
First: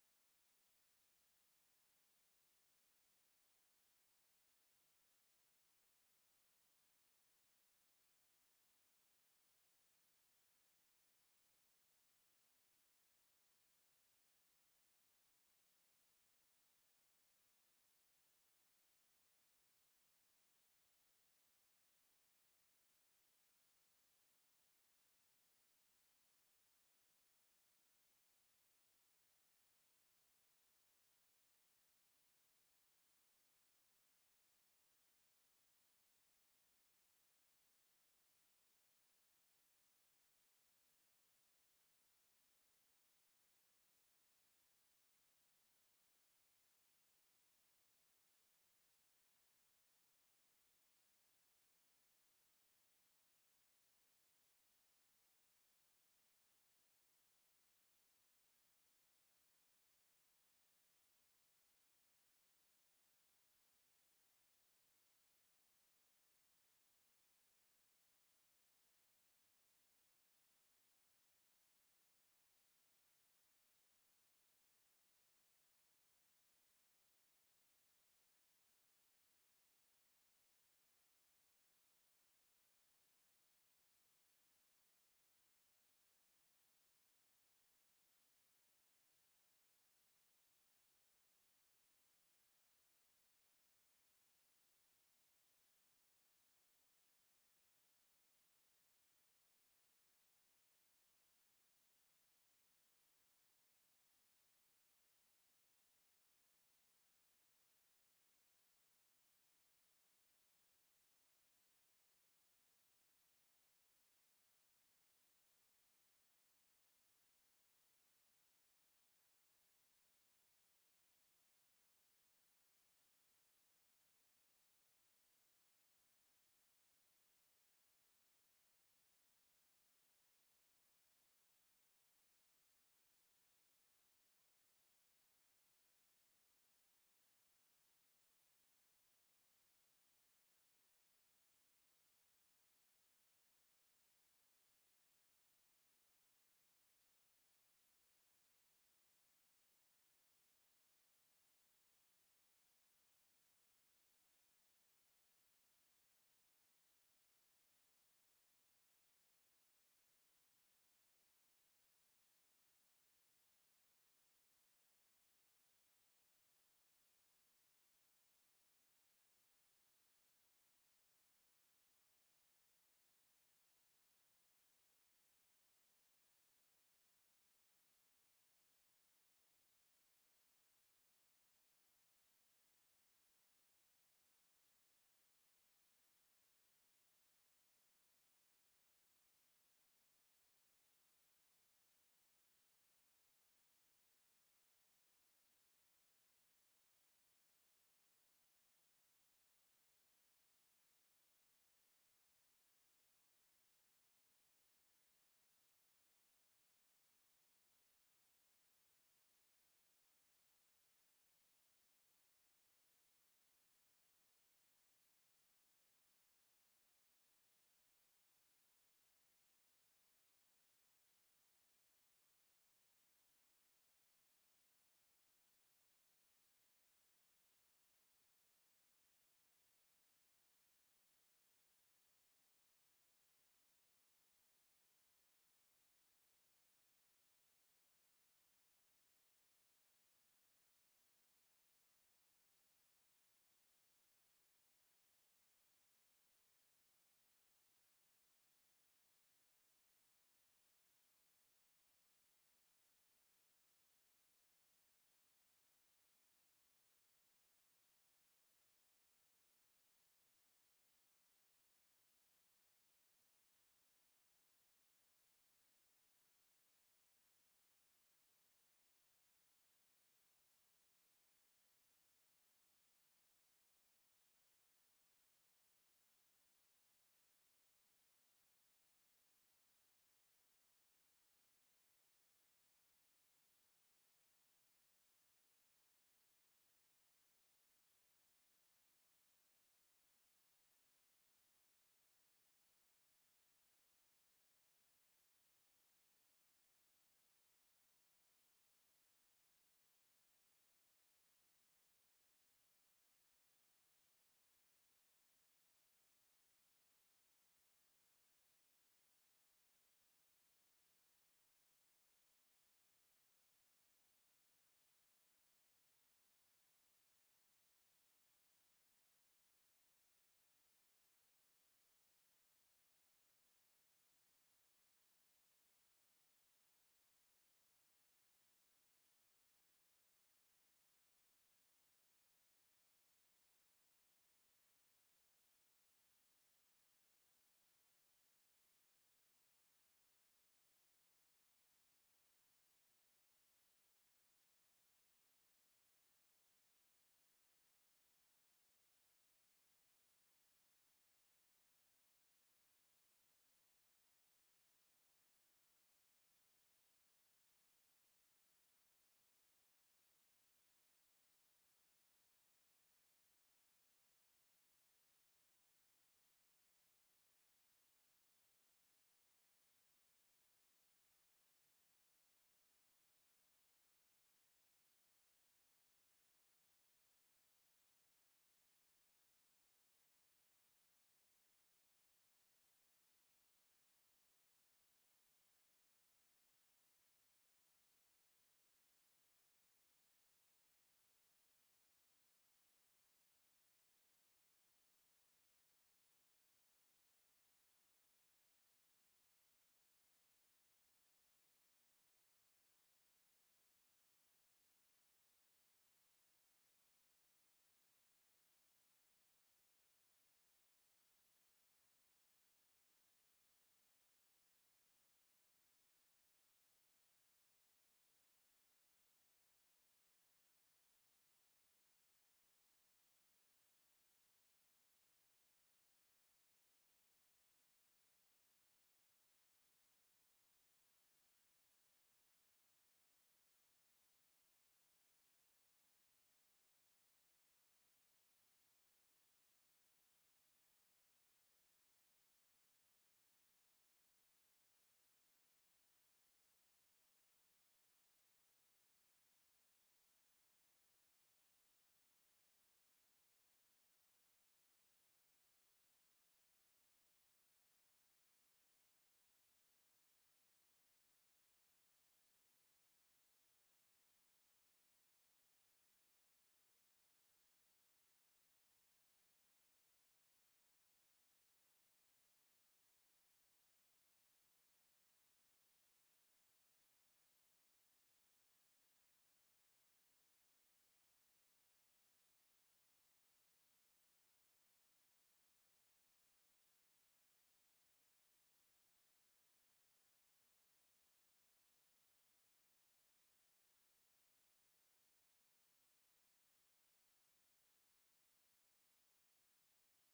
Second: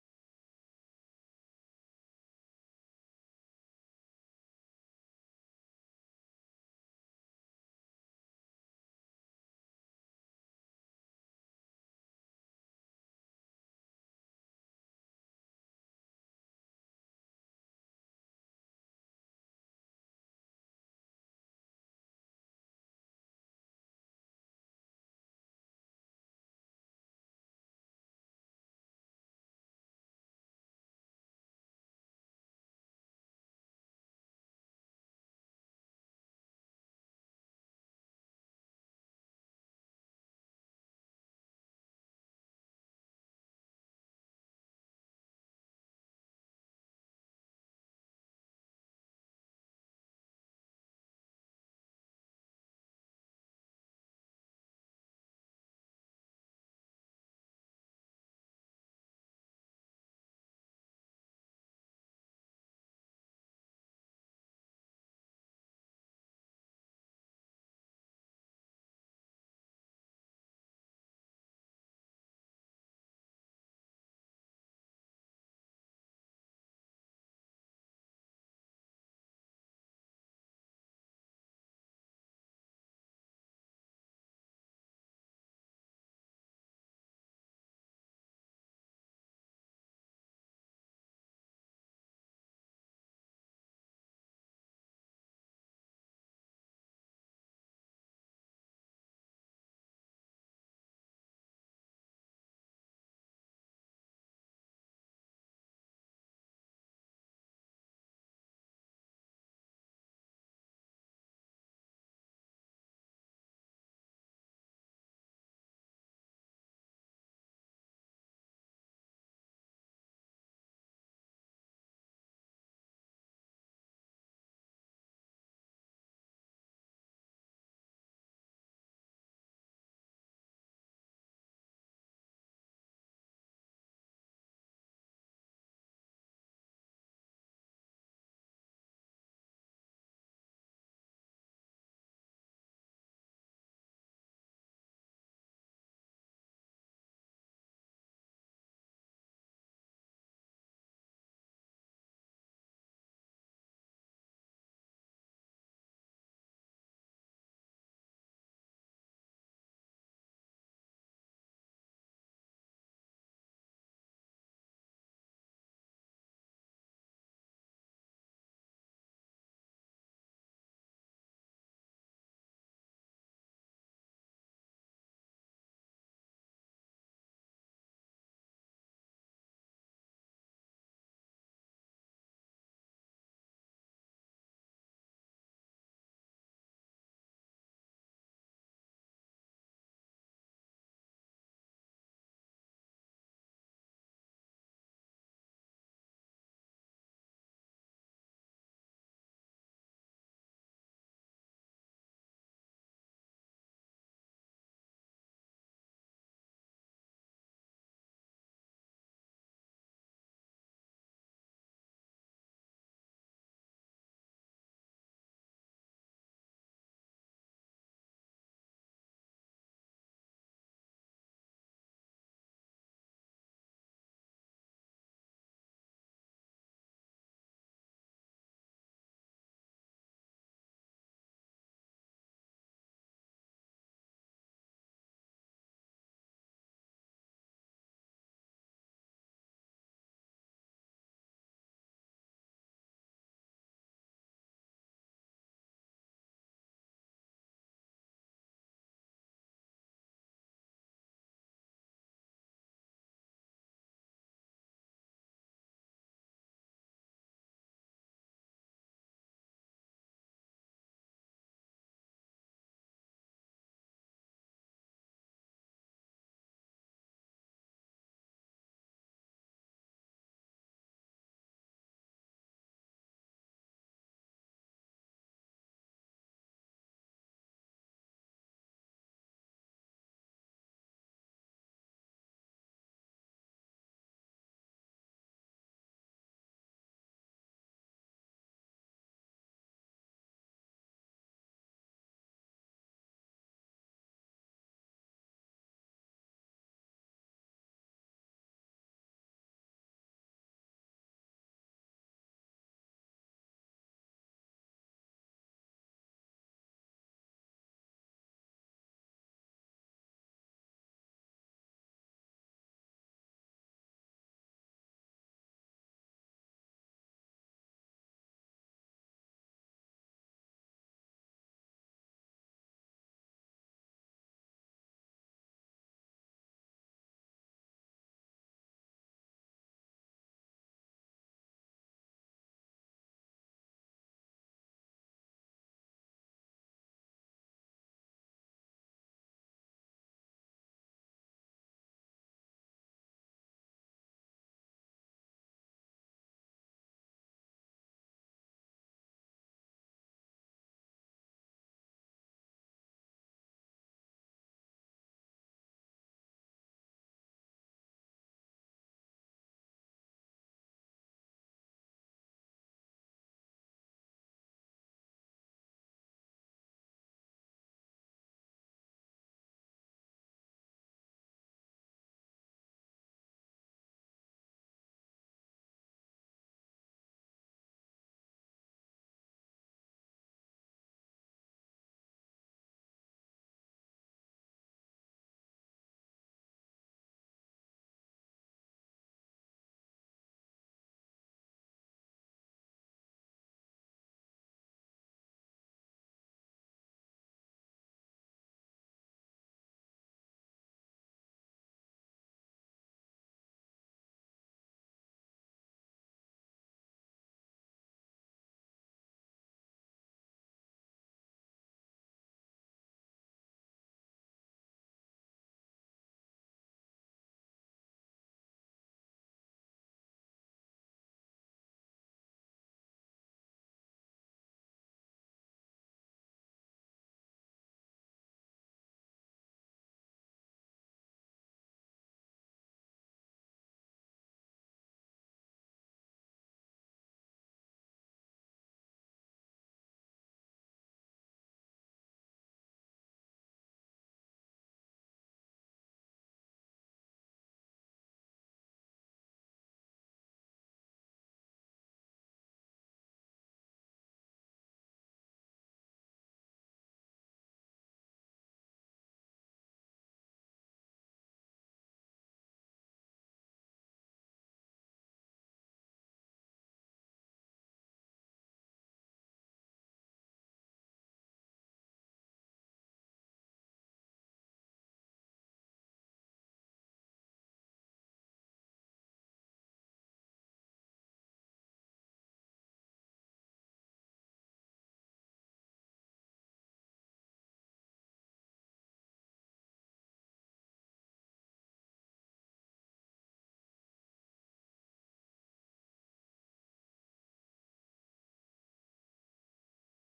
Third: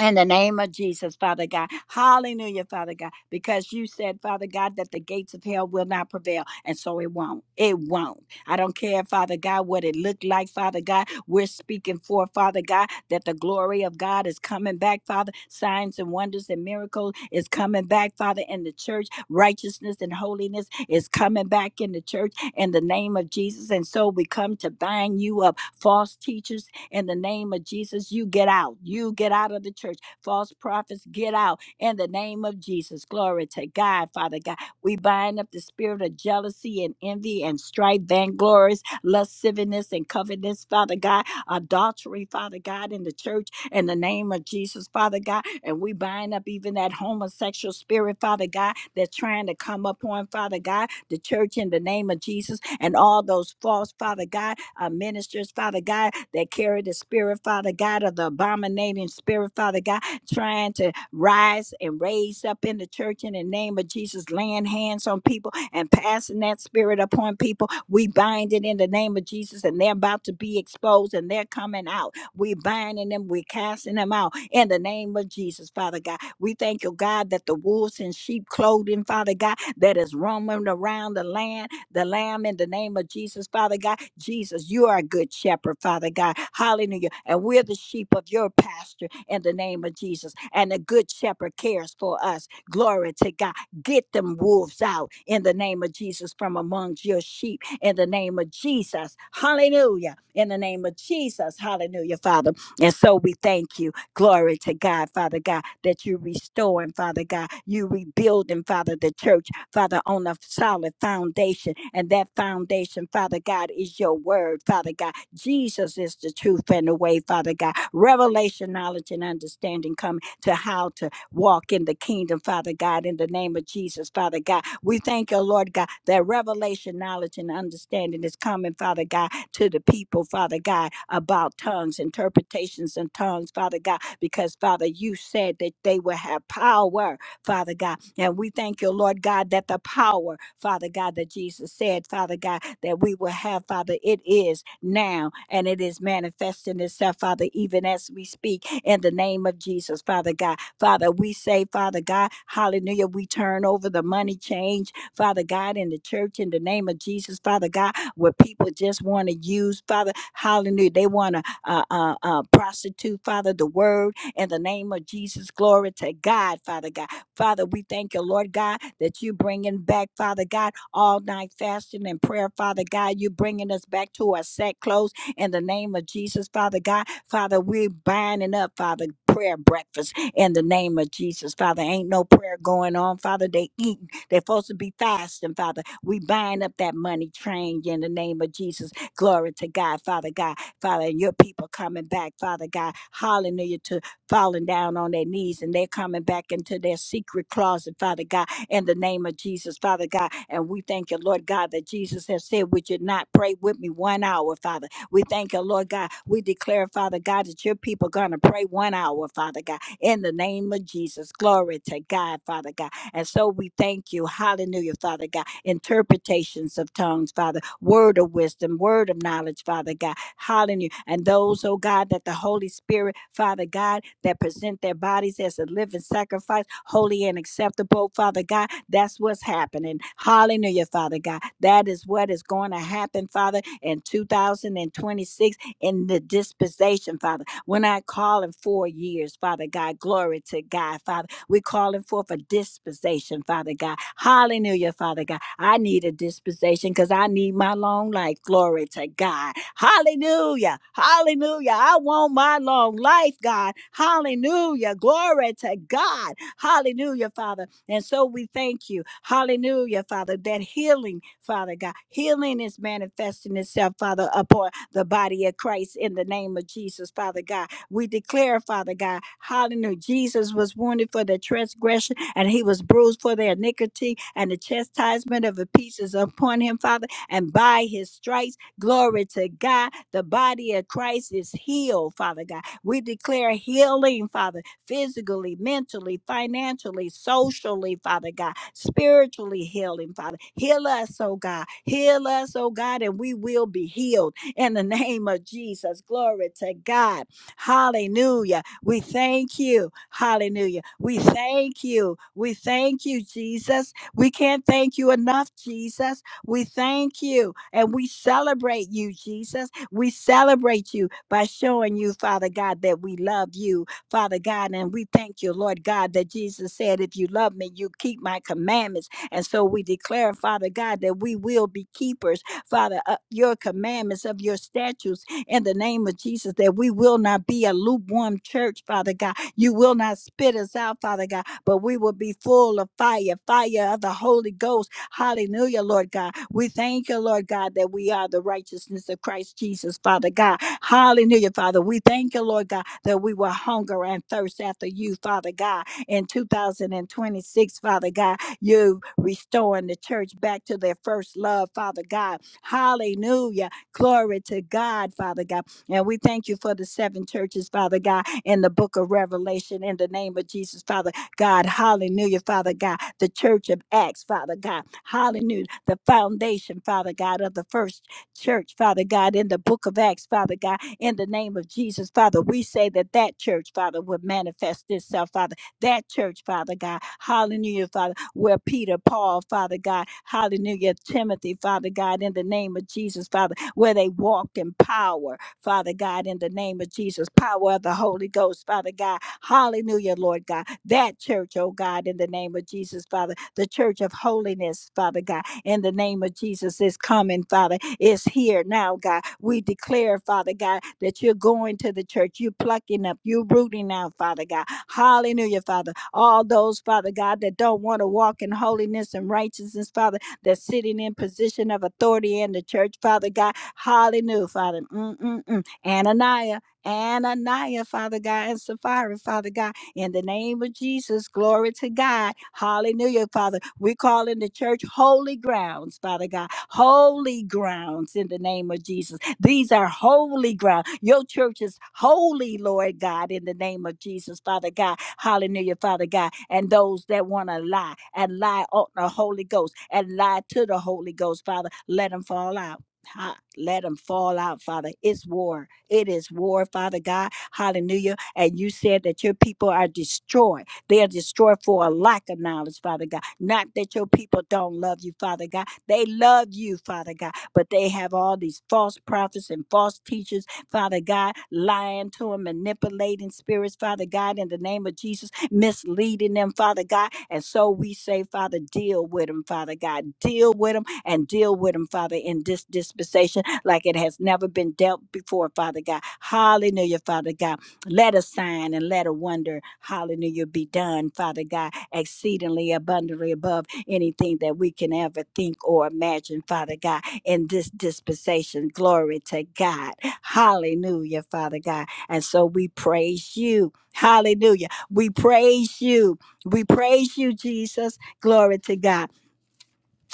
A: In the name of Jesus, Father God. Hallelujah, Father God. Because you said, Father God, that the gates of hell will not prevail. And so it won't. It won't. I don't care, Father God, what it looked like, Father God. We're speaking for, Father God, that the glory of God is coming back, Father. Signs and wonders and miracles is coming back, Father, in the church. Righteousness and holiness is coming back in the church in the name of Jesus. And so we come to bind you up, false teachers, in the name of Jesus. You get out. You get out of the church. False prophets, get out in the name of Jesus. Glory to God, Father God. We bind up the spirit of jealousy and envy and strife, vainglory lasciviousness and covetousness, Father God, adultery, Father God, in the church, in the name of Jesus, Father God. And we bind up even that homosexual spirit, Father God, that's trying to come upon, Father God, the church in the name of Jesus, and all those false, Father God, uh, ministers, Father God, that carry the spirit, Father God, of the abominating spirit, Father God, trying to rise and raise up in the church in the name of Jesus, laying hands on people and passing that spirit upon people. We bind it in the name of Jesus, and they're about to be exposed and they're coming out. We binding them, we casting them out in the name of Jesus, Father God. We thank you, God, that the wolves in sheep clothing, Father God, that is roaming around the land, the lamb in the name of Jesus, Father God. Jesus, you are a good shepherd, Father God. Hallelujah. And we're the sheep of your pasture in the name of Jesus. And the good shepherd cares for us. Glory to God. Get them wolves out in the name of Jesus from amongst your sheep in the name of Jesus. Hallelujah. In the name of Jesus. Hallelujah, Father. And so we thank you. Glory to God, Father God, that you restoring, Father God. You rebuilding, Father, the church, Father, on a solid foundation. And that foundation, Father God, is your word, Father God. Jesus is the truth and the way, Father God. Revelation, knowledge, and understanding come to how to walk in the kingdom, Father God, in the name of Jesus, Father God. We thank you, Lord God, that revelation, knowledge, and understanding is coming, Father God, to the people, Father God, about tongues, interpretations, and tongues, Father God, because, Father, you said that they will have power, Father God. And we thank you, Lord God, that the power, Father God, that Jesus said, Father God, that we will have, Father, it is now and it is manifesting itself, Father, even as we speak in the name of Jesus, Father God. Father, we say, Father God, hallelujah, we turn over the money change, Father God, in the church in the name of Jesus, Father God, where people just want to use, Father, hallelujah, they want to uh, uh, uh, prostitute, Father, the word in the name of Jesus. Glory to God, Father God. Father, we thank you, Lord God, that you bringing back, Father God, all night fasting and prayer, Father God. You bringing us back to our set clothes in the name of Jesus, Father God. Father, we're binding up, Father, prayer breakfast in the name of Jesus. Father, ain't no prayer going on. Father, they eating. They're supposed to be fasting, Father. We bind up that money train in the name of Jesus. Glory to God, Father God. Father, and your people coming back, Father God. Hallelujah to falling down on their knees and they're coming back into their secret closet, Father God, in the name of Jesus, Father God. And we thank you, Lord God, that Jesus has said, Would you not pray with me one hour, Father? We thank you, Lord God. We declare, Father God, that your people going to pray one hour, Father God in the name of Jesus. Glory to God, Father God. And so we thank you. Hallelujah, Father God. Interpretations of tongues, Father. Word of wisdom, word of knowledge, Father God. Hallelujah. And those, oh God, that the Holy Spirit, Father God, that present their bodies as a living sacrifice, holy and acceptable, Father God. That's what's happening. Hallelujah, Father God. That is what is going to happen, Father, in 2026 in the dispensation, Father. When I call in four years, Father God, glory to God, Father. We're calling forth a dispensation, Father God. Hallelujah, Father God. I need a dispensation because I need my long life. Glory to God. Hallelujah. Hallelujah. I want my long life, God. Hallelujah. Glory to God. Hallelujah, Father. And so we thank you. Hallelujah, Father, that healing, Father God, healing is manifesting itself, Father, upon the body of Christ in the name of Jesus, Father God. We declare, Father God, hallelujah, Jesus was wounded for the transgression and he was bruised for their iniquity, and the chastisement of the peace is upon him, Father, and by his stripes, glory to God, the body of Christ is healed, Father God. We declare healing, Father physically, mentally, financially, socially, Father God, spiritually healing, Father. Heal us, oh God. Heal us, oh God, and we will be healed in the name of Jesus. Glory to God. Hallelujah. We thank you. Hallelujah. We thank you. We thank you, Jesus. We can't thank you enough, Jesus. We thank you and we celebrate you, Jesus. We celebrate you by showing you, Father God, that we love you Father God. And we thank you, Lord God, that Jesus said, If you love me, you keep my commandments. And so we declare, Father God, that we will be keepers, Father, of your commandments, of your statutes in the name of Jesus, that we will not be a lukewarm church, Father God. You will not spit us out, Father God, but we will be full of fire, fire of the Holy Ghost Hallelujah, Lord God. We thank you, Lord God, that we are the righteousness of Christ Jesus, Father God. Hallelujah, Father. We thank you, Lord God, that we will hunger and thirst after you, Father God. In 2026, Father God, you restoring the church back to their first love, Father God. Hallelujah. Glory to God, Father God. And we thank you for the seven churches, Father God, in the book of Revelation in the name of Jesus, Father. God, hallelujah, Father God, the church of Acts, Father God, hallelujah, the foundation, Father God, of the first church, Father God, in the book of Acts, Father God, in the name of Jesus, Father, we say that that church, Father, would manifest itself, Father, that church, Father God, hallelujah, Father, where Peter, Paul, Father God, hallelujah, Timothy, Father God, in the name of Jesus, Father, where they walked in power, Father God, in the name of Jesus, power of the Holy Ghost, Father God. Hallelujah, Lord God. That church, oh God, in the name of Jesus, Father, the church of holiness, Father God, in the name of Jesus is coming, Father, is here now, God. We declare, Father God, that you're going to the church, you're plucking up, you're rooting out, Father God. Hallelujah, Father. All those, Father God, that don't want to walk in holiness and righteousness, Father, that's sitting in position of authority in the church, Father God, Hallelujah, Father. Mm-mm-mm. Ananiah, Ananiah, Father God, and Sapphira, Father God. In the name of Jesus, glory to God. Hallelujah, Father. We call in the church holy grounds, Father God. Holy grounds in the name of Jesus. These are holy ground. Your church is holy, Lord God, in the name of Jesus, Father God. Hallelujah, Father God. And those that want to lie and lie on the Holy Ghost and lie to the Holy Ghost, Father, let them fall out Ha- Let them fall out, Father. It's war. It is war, Father God. Hallelujah. And you said that your people are destroyed. They are destroyed for a lack of knowledge, Father God. Not that your people don't love you, Father God. They love you, Father God, but they have all these false prophets and false teachers, Father God, lying to them, manipulating spirits, Father God, in the name of Jesus, misleading them, Father God. And so we say, Father, deal with them, Father God. Deal with them and deal with them, Father, in this dispensation like it has never been dealt before, Father God. Hallelujah, Father God. Let a sign and let a wonder, hallelujah, be done, Father God, exceedingly abundantly above anything that we can ever think or imagine, Father God, in this dispensation. Glory to God. Hallelujah, Father God. And so we praise you. Hallelujah. We praise you. We praise you, Jesus. Glory to God.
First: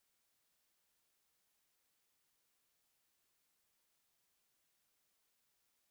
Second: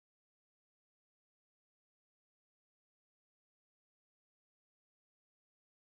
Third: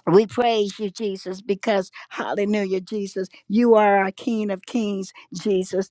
A: We praise you, Jesus, because hallelujah, Jesus, you are our King of Kings, Jesus.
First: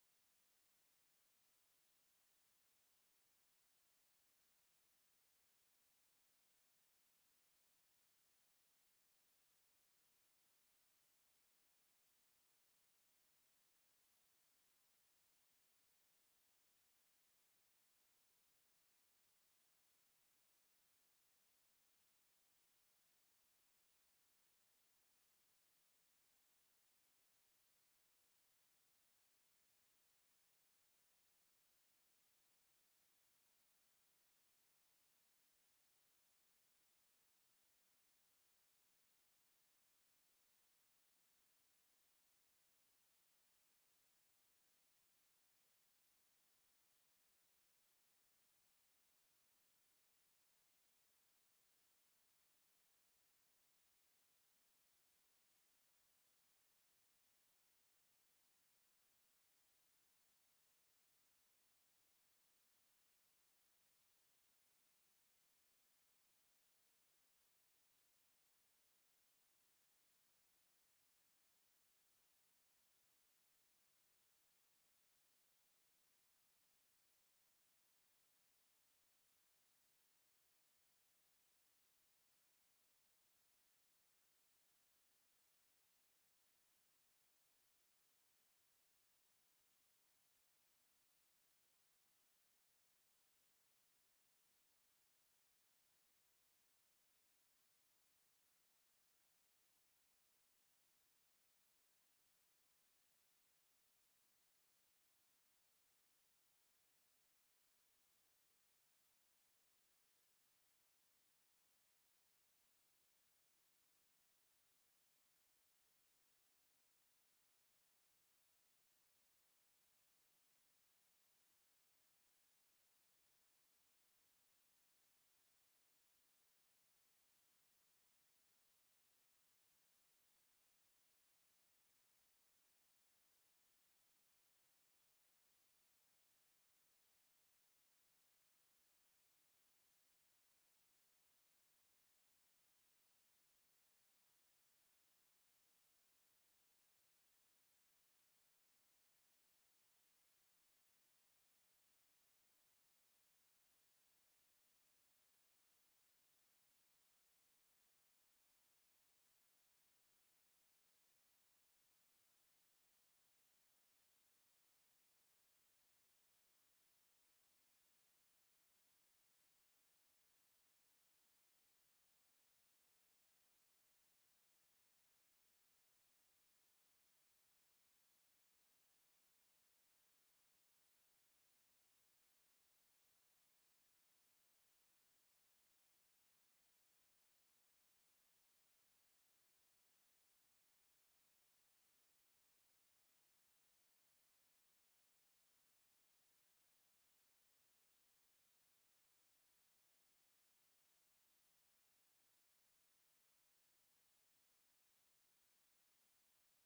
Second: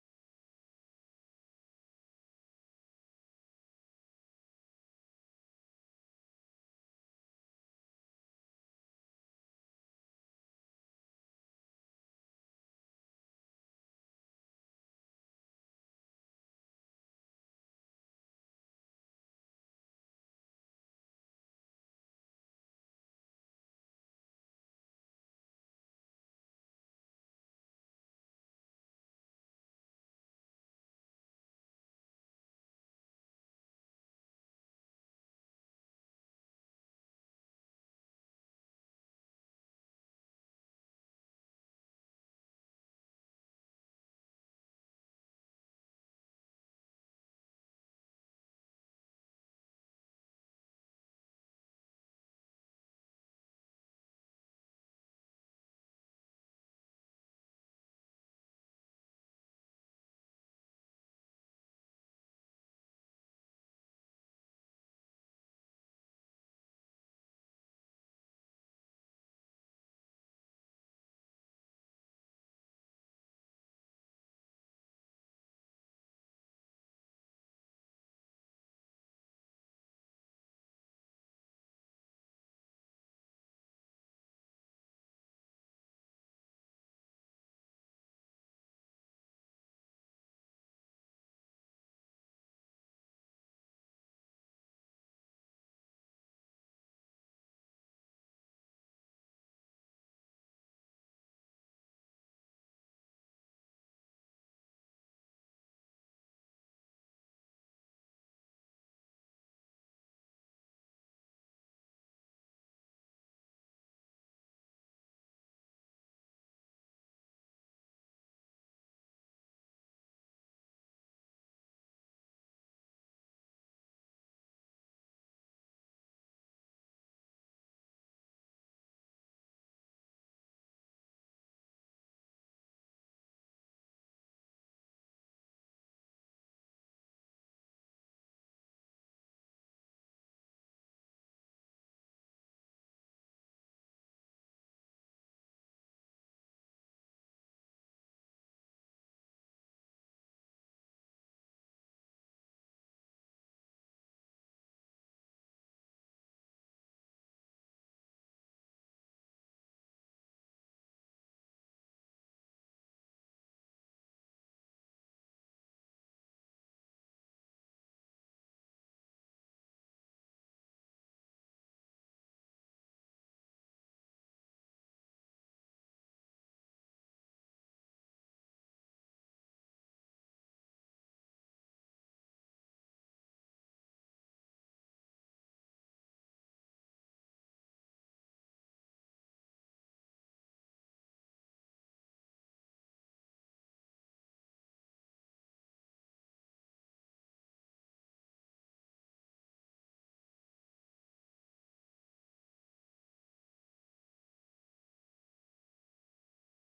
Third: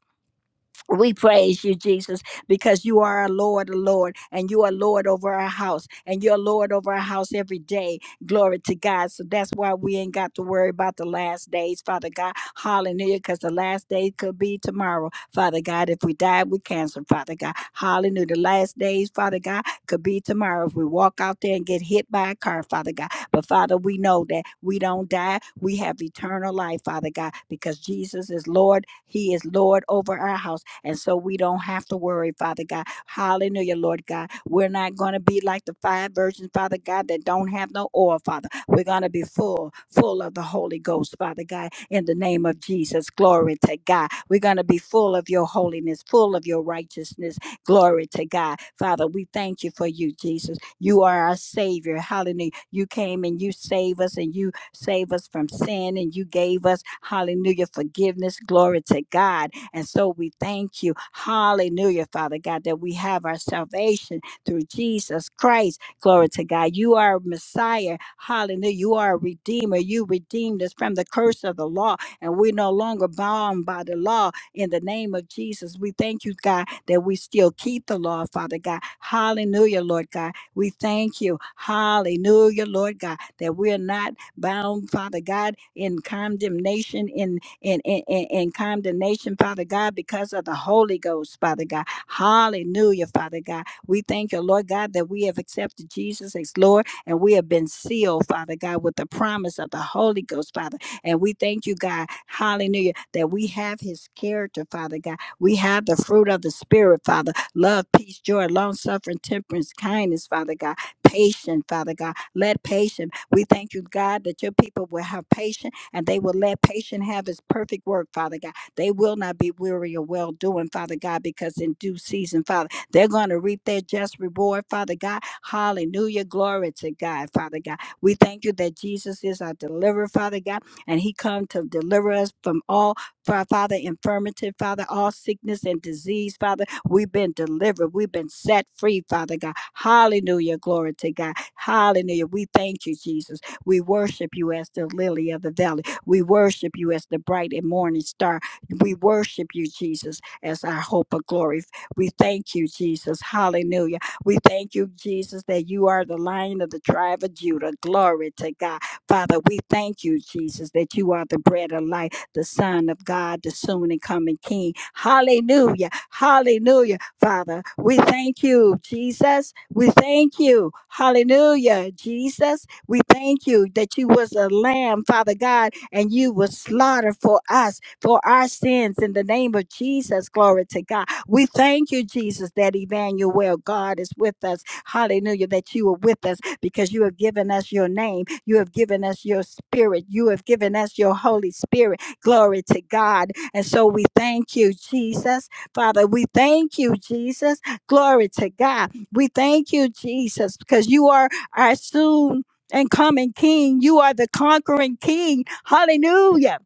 A: We praise you, Jesus, because you are our Lord, Lord, and you are Lord over our house, and you're Lord over our house every day. Glory to God. So that's why we ain't got to worry about the last days, Father God. Hallelujah, because the last day could be tomorrow, Father God. If we die with cancer, Father God. Hallelujah. The last days, Father God, could be tomorrow. If we walk out there and get hit by a car, Father God. But Father, we know that we don't die. We have eternal life, Father God, because Jesus is Lord. He is Lord over our house. And so we don't have to worry, Father God. Hallelujah, Lord God. We're not going to be like the five virgins, Father God, that don't have no oil, Father. We're going to be full, full of the Holy Ghost, Father God, in the name of Jesus. Glory to God. We're going to be full of your holiness, full of your righteousness Glory to God. Father, we thank you for you, Jesus. You are our Savior. Hallelujah. You came and you save us and you save us from sin and you gave us, hallelujah, forgiveness. Glory to God. And so we thank you. Hallelujah, Father God, that we have our salvation through Jesus Christ. Glory to God. You are Messiah. Hallelujah. You are a Redeemer. You redeemed us from the curse of the law, and we're no longer bound by the law in the name of Jesus. We thank you, God, that we still keep the law, Father God. Hallelujah, Lord God. We thank you. Hallelujah, Lord God, that we're not bound, Father God, in condemnation, in in, in, in, in condemnation, Father God, because of the Holy Ghost, Father God. Hallelujah, Father God. We thank you, Lord God, that we have accepted Jesus as Lord and we have been sealed, Father God, with the promise of the Holy Ghost, Father. And we thank you, God, hallelujah, that we have his character, Father God. We have the fruit of the Spirit, Father love, peace, joy, long suffering, temperance, kindness, Father God, patient, Father God. Let patient, we thank you, God, that your people will have patience and they will let patient have his perfect work, Father God. They will not be weary of well doing, Father God, because in due season, Father, they're going to reap their just reward, Father God. Hallelujah. Glory to God, Father God. We thank you that Jesus is our deliverer, Father God and he come to deliver us from all Fa- father infirmity father all sickness and disease father we've been delivered we've been set free father god hallelujah glory to god hallelujah we thank you jesus we worship you as the lily of the valley we worship you as the bright and morning star we worship you jesus as our hope of glory we thank you jesus hallelujah we thank you jesus that you are the lion of the tribe of judah glory to god Father, we thank you, Jesus, that you are the bread of life, the Son of God, the soon and coming King. Hallelujah. Hallelujah. Father, we thank you, Jesus. We thank you. Hallelujah, Jesus. We thank you that you was a lamb, Father God, and you was slaughtered for us, for our sins in the name of Jesus. Glory to God. We thank you, Jesus, that Emmanuel, God, is with us Hallelujah, that you are with us because you have given us your name. You have given us your spirit. You have given us your Holy Spirit. Glory to God. And so we thank you, Jesus. Father, we thank you, Jesus. Glory to God. We thank you, Jesus, because you are our soon and coming King. You are the conquering King. Hallelujah.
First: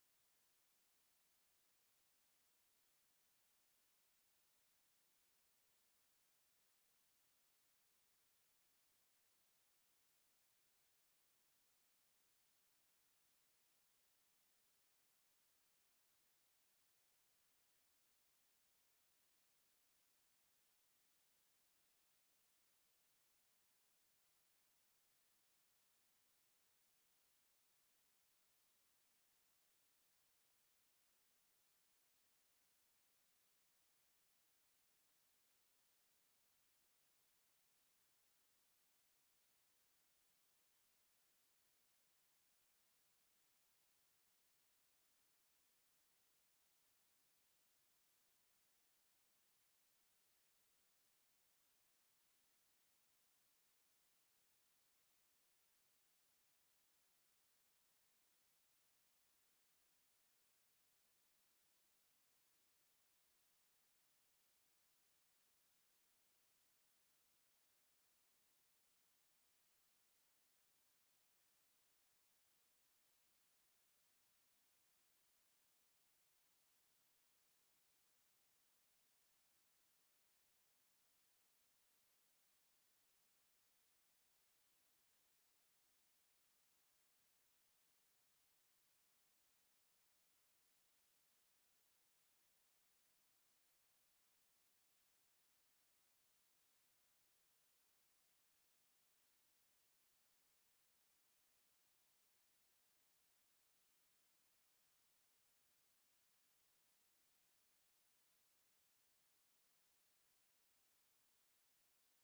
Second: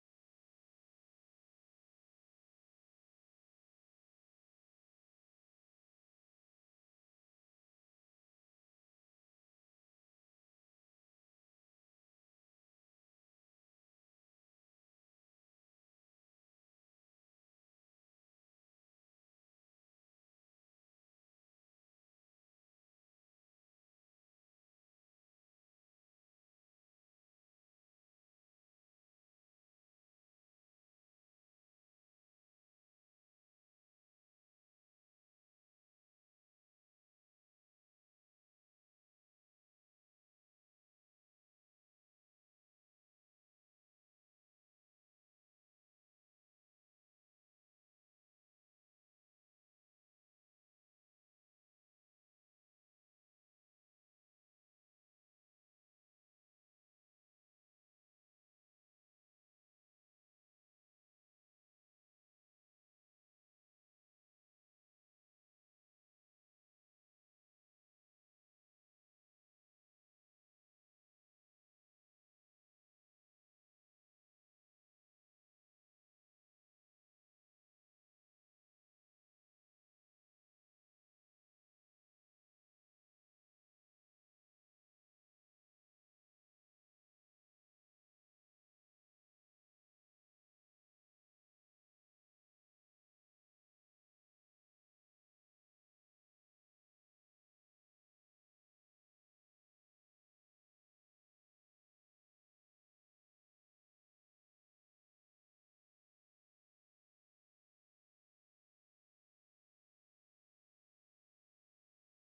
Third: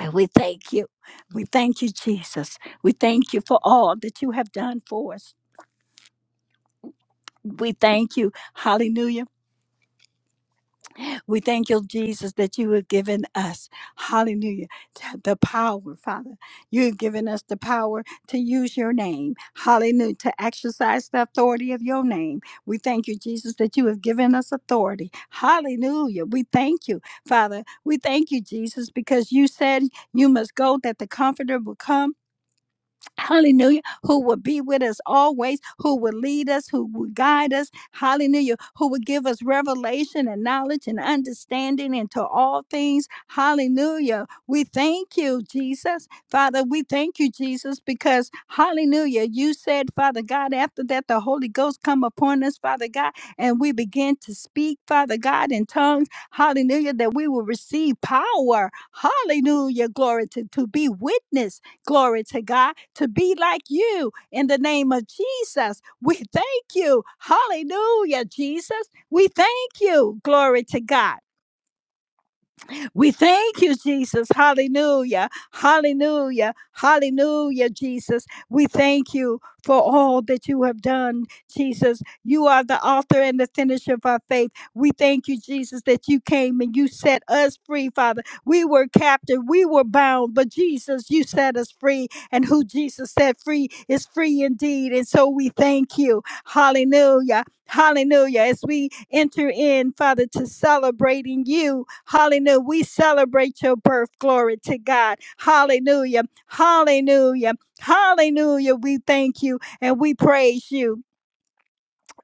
A: And we thank you. We thank you, Jesus. We thank you for all that you have done for us. We thank you. Hallelujah We thank you, Jesus, that you have given us, hallelujah, t- the power, Father. You have given us the power to use your name, hallelujah, to exercise the authority of your name. We thank you, Jesus, that you have given us authority, hallelujah. We thank you, Father. We thank you, Jesus, because you said you must go that the Comforter will come hallelujah, who will be with us always, who will lead us, who will guide us, hallelujah, who will give us revelation and knowledge and understanding into all things, hallelujah. We thank you, Jesus. Father, we thank you, Jesus, because, hallelujah, you said, Father God, after that, the Holy Ghost come upon us, Father God, and we begin to speak, Father God, in tongues, hallelujah, that we will receive power, hallelujah, glory to, to be witness Glory to God. To be like you in the name of Jesus. We thank you. Hallelujah, Jesus. We thank you. Glory to God. We thank you, Jesus. Hallelujah. Hallelujah. Hallelujah, Jesus. We thank you for all that you have done, Jesus. You are the author and the finisher of our faith. We thank you, Jesus, that you came and you set us free, Father. We were captive, we were bound, but Jesus, you set us free. And who Jesus set free is free indeed. And so we thank you. Hallelujah. Hallelujah. As we enter in, Father, to celebrating you, hallelujah. We celebrate your birth. Glory to God. Hallelujah. Hallelujah. Hallelujah. We thank you and we praise you.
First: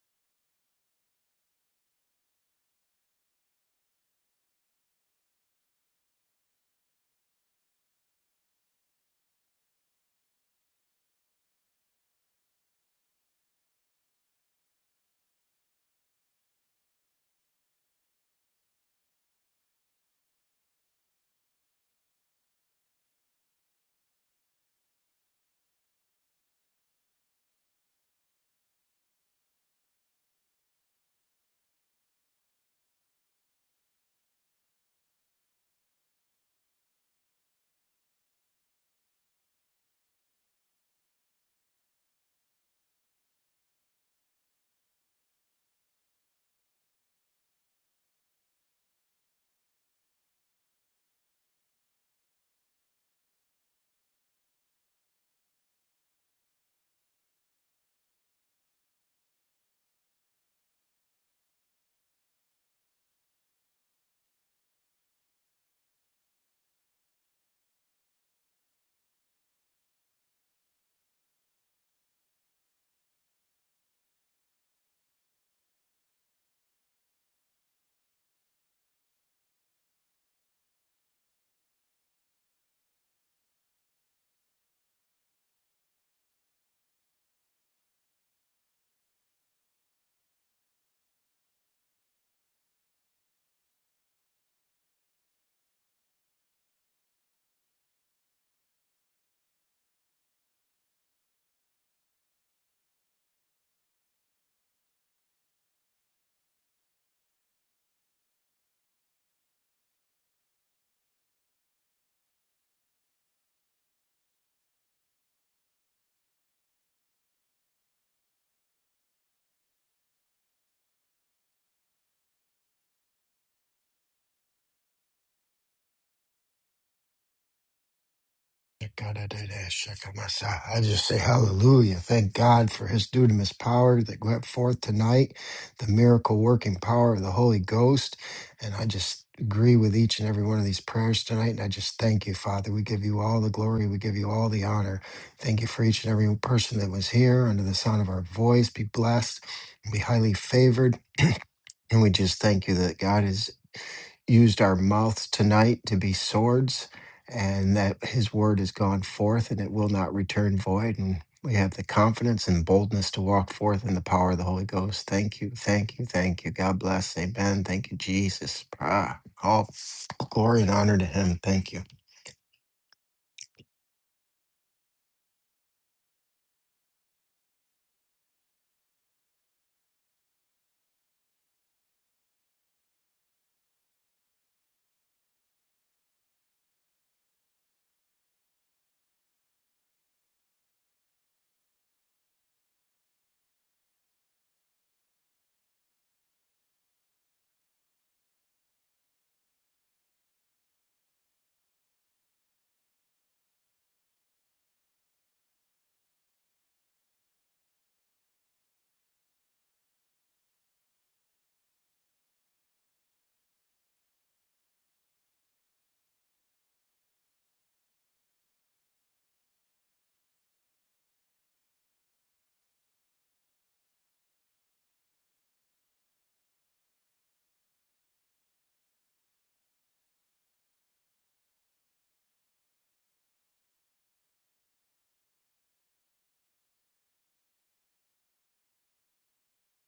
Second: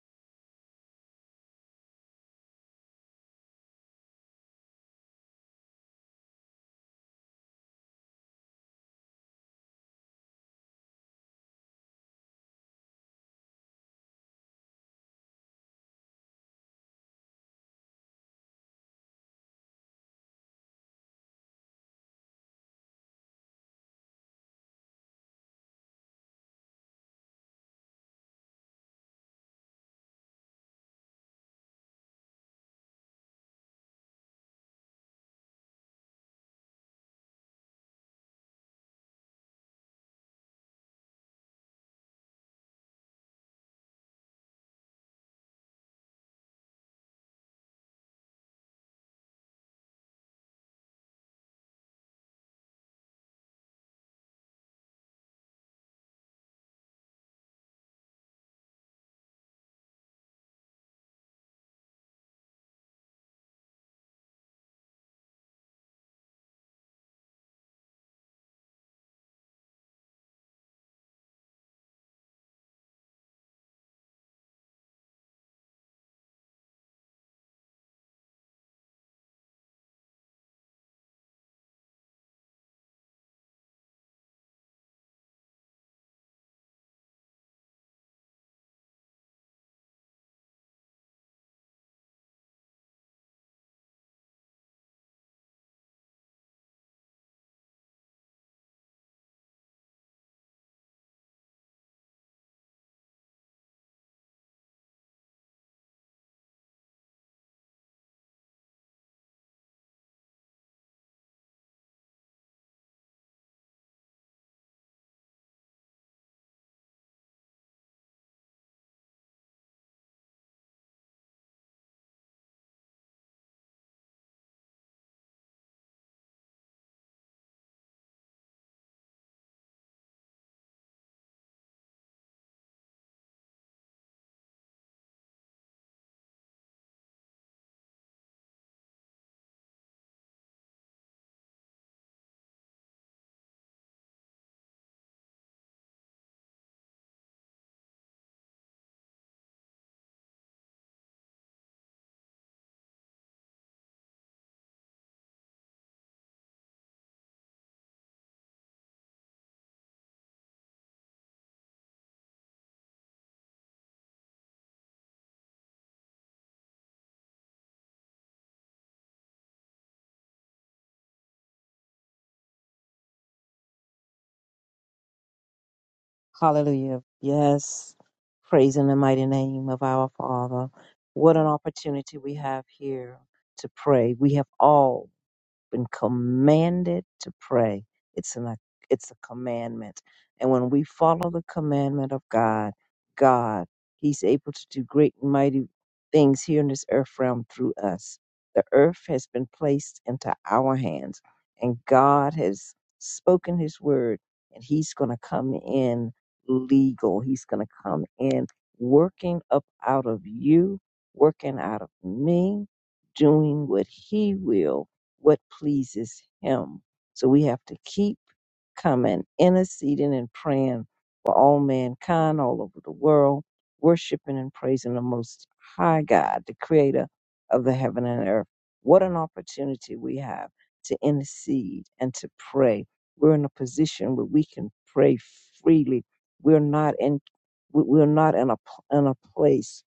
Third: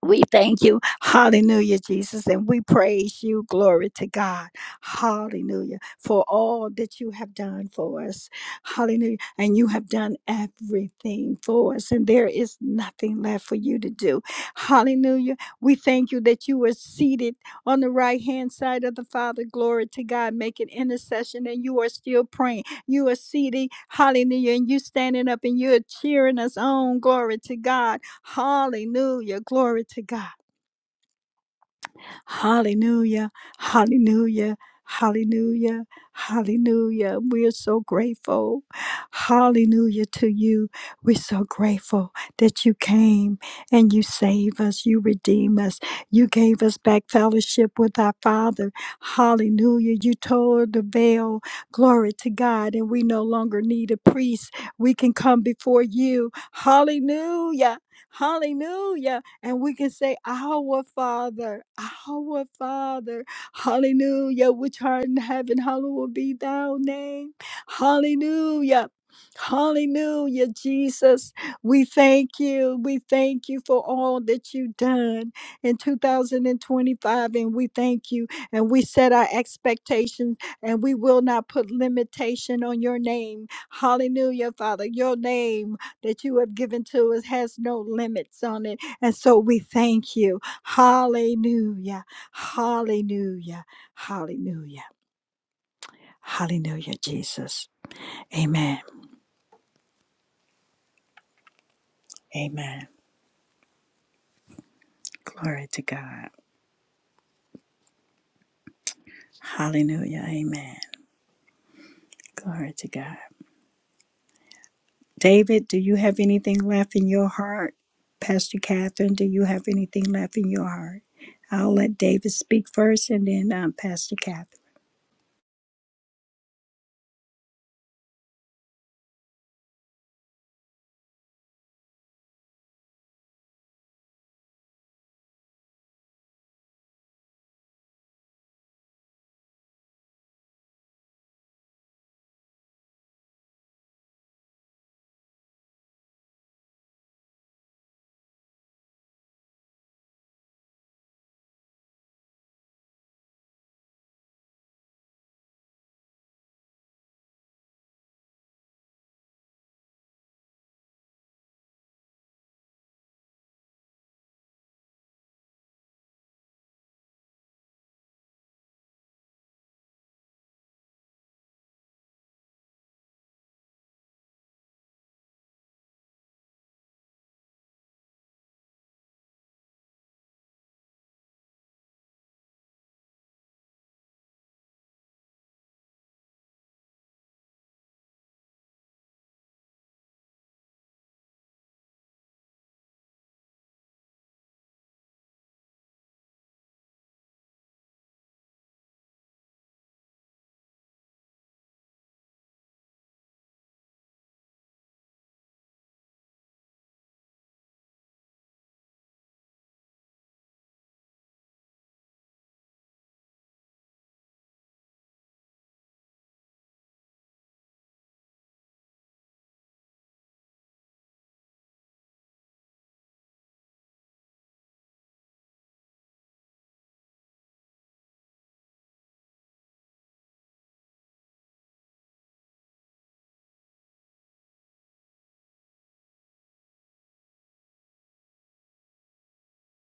A: We thank you. Hallelujah, Jesus. And we praise you. Glory to God. Hallelujah. For all that you have done for us. Hallelujah. And you have done everything for us. And there is nothing left for you to do. Hallelujah. We thank you that you were seated on the right hand side of the Father. Glory to God. Making intercession. And you are still praying. You are seated. Hallelujah. And you standing up and you're cheering us on. Glory to God Hallelujah. Glory to God. Hallelujah. Hallelujah. Hallelujah. Hallelujah. We are so grateful. Hallelujah to you. We're so grateful that you came and you save us. You redeem us. You gave us back fellowship with our Father. Hallelujah. You tore the veil. Glory to God. And we no longer need a priest. We can come before you. Hallelujah. Hallelujah and we can say, Our Father, our Father, hallelujah, which art in heaven, hallowed be thy name, hallelujah. Hallelujah, Jesus. We thank you. We thank you for all that you've done in 2025. And we thank you. And we set our expectations and we will not put limitation on your name. Hallelujah, Father. Your name that you have given to us has no limits on it and so we thank you. Hallelujah. Hallelujah. Hallelujah. Hallelujah, Jesus. Amen. Amen. Glory to God. Hallelujah. Amen. Glory to God. David, do you have anything left in your heart? Pastor Catherine, do you have anything left in your heart? I'll let David speak first and then um, Pastor Catherine.
B: Shakadadada-shakamasa. I just say hallelujah. Thank God for his dunamis power that went forth tonight, the miracle working power of the Holy Ghost. And I just agree with each and every one of these prayers tonight. And I just thank you, Father. We give you all the glory. We give you all the honor. Thank you for each and every person that was here under the sound of our voice. Be blessed, be highly favored. And we just thank you that God is used our mouths tonight to be swords, and that His word has gone forth and it will not return void. And we have the confidence and boldness to walk forth in the power of the Holy Ghost. Thank you, thank you, thank you. God bless. Amen. Thank you, Jesus. Ah, all glory and honor to Him. Thank you.
C: Hallelujah. Yes. Praise in the mighty name of our Father. What an opportunity we have here to pray. We have all. been commanded to pray. It's an it's a commandment. And when we follow the commandment of God, God, He's able to do great and mighty things here in this earth realm through us. The earth has been placed into our hands, and God has spoken His word, and He's going to come in legal. He's going to come in working up out of you, working out of me, doing what He will what pleases him. So we have to keep coming, interceding and praying for all mankind all over the world, worshiping and praising the most high God, the creator of the heaven and earth. What an opportunity we have to intercede and to pray. We're in a position where we can pray freely. We're not in we- we're not in a pl- in a place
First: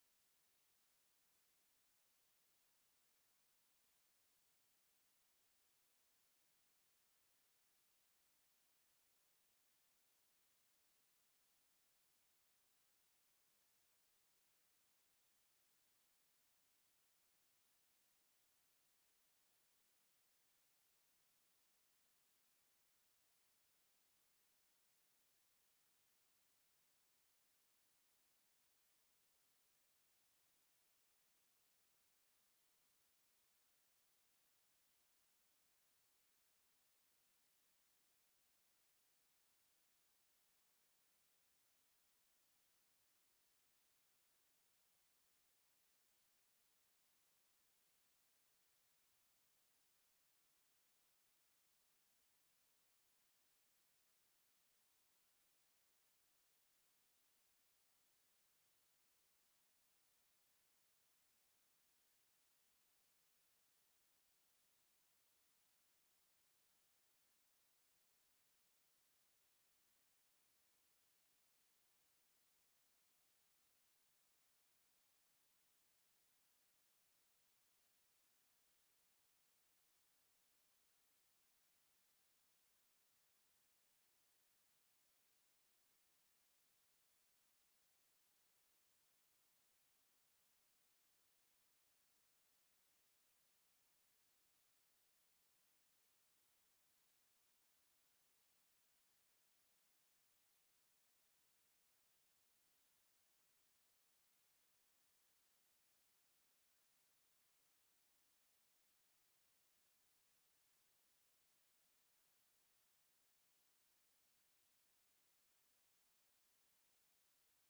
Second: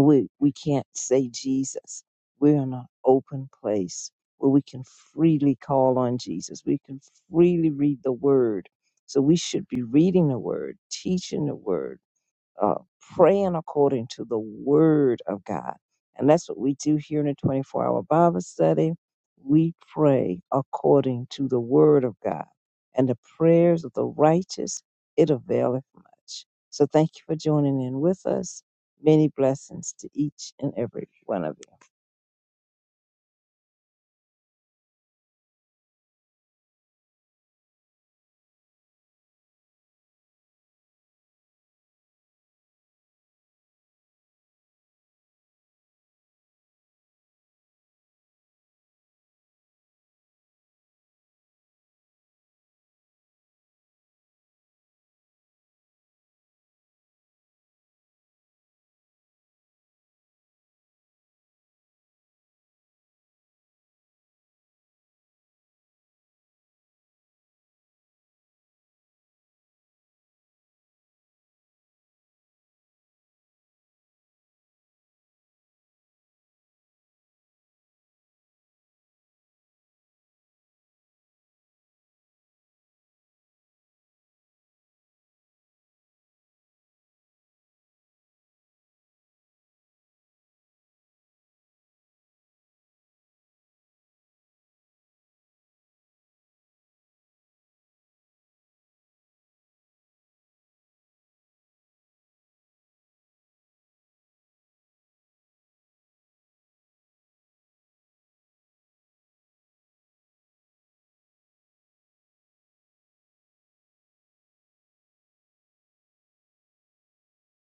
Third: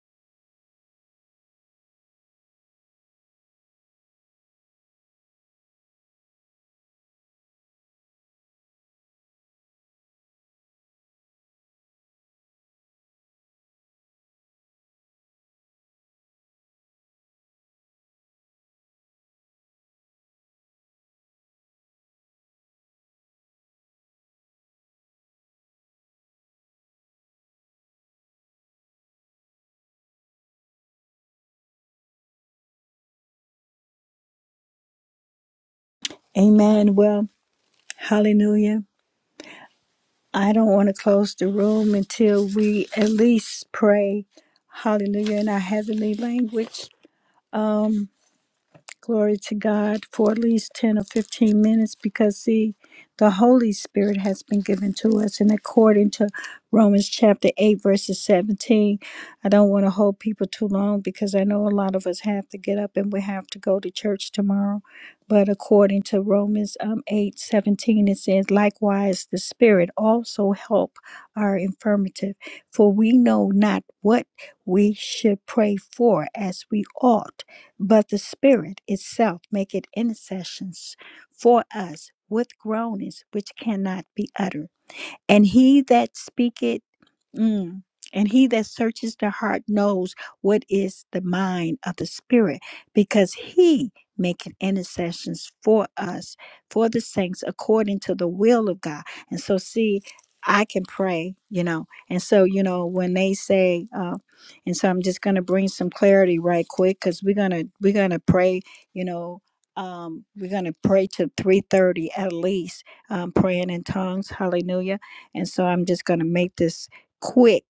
C: we we can't say Jesus. We're in an open place where we can freely call on Jesus. We can freely read the Word. So we should be reading the Word, teaching the Word uh, praying according to the word of God. And that's what we do here in the 24 hour Bible study. We pray according to the word of God. And the prayers of the righteous, it availeth much. So thank you for joining in with us. Many blessings to each and every one of you.
A: Amen. Well, hallelujah. I don't want to close the room until we at least pray hallelujah in our heavenly language. Um, Glory to God for at least 10 or 15 minutes because, see, the Holy Spirit has been given to us. And according to Romans chapter 8, verses 17, I don't want to hold people too long because I know a lot of us have to get up and we have to go to church tomorrow. But according to Romans um, 8 17, it says, Likewise, the Spirit also help our infirmity, for we know not what we should pray for as we ought but the Spirit itself maketh intercessions for us with groanings which cannot be uttered. And he that speaketh, mm, and he that searches the heart knows what is the mind of the Spirit, because he maketh intercessions for us, for the saints, according to the will of God. And so, see, I can pray, you know. And so, you know, when they say, uh, and so I'm just going to bring some clarity right quick because we're gonna we're gonna pray, you know. Um, we're gonna pray to 3:30 at least, um, praying in tongues. Hallelujah and so I'm just going to make this quick,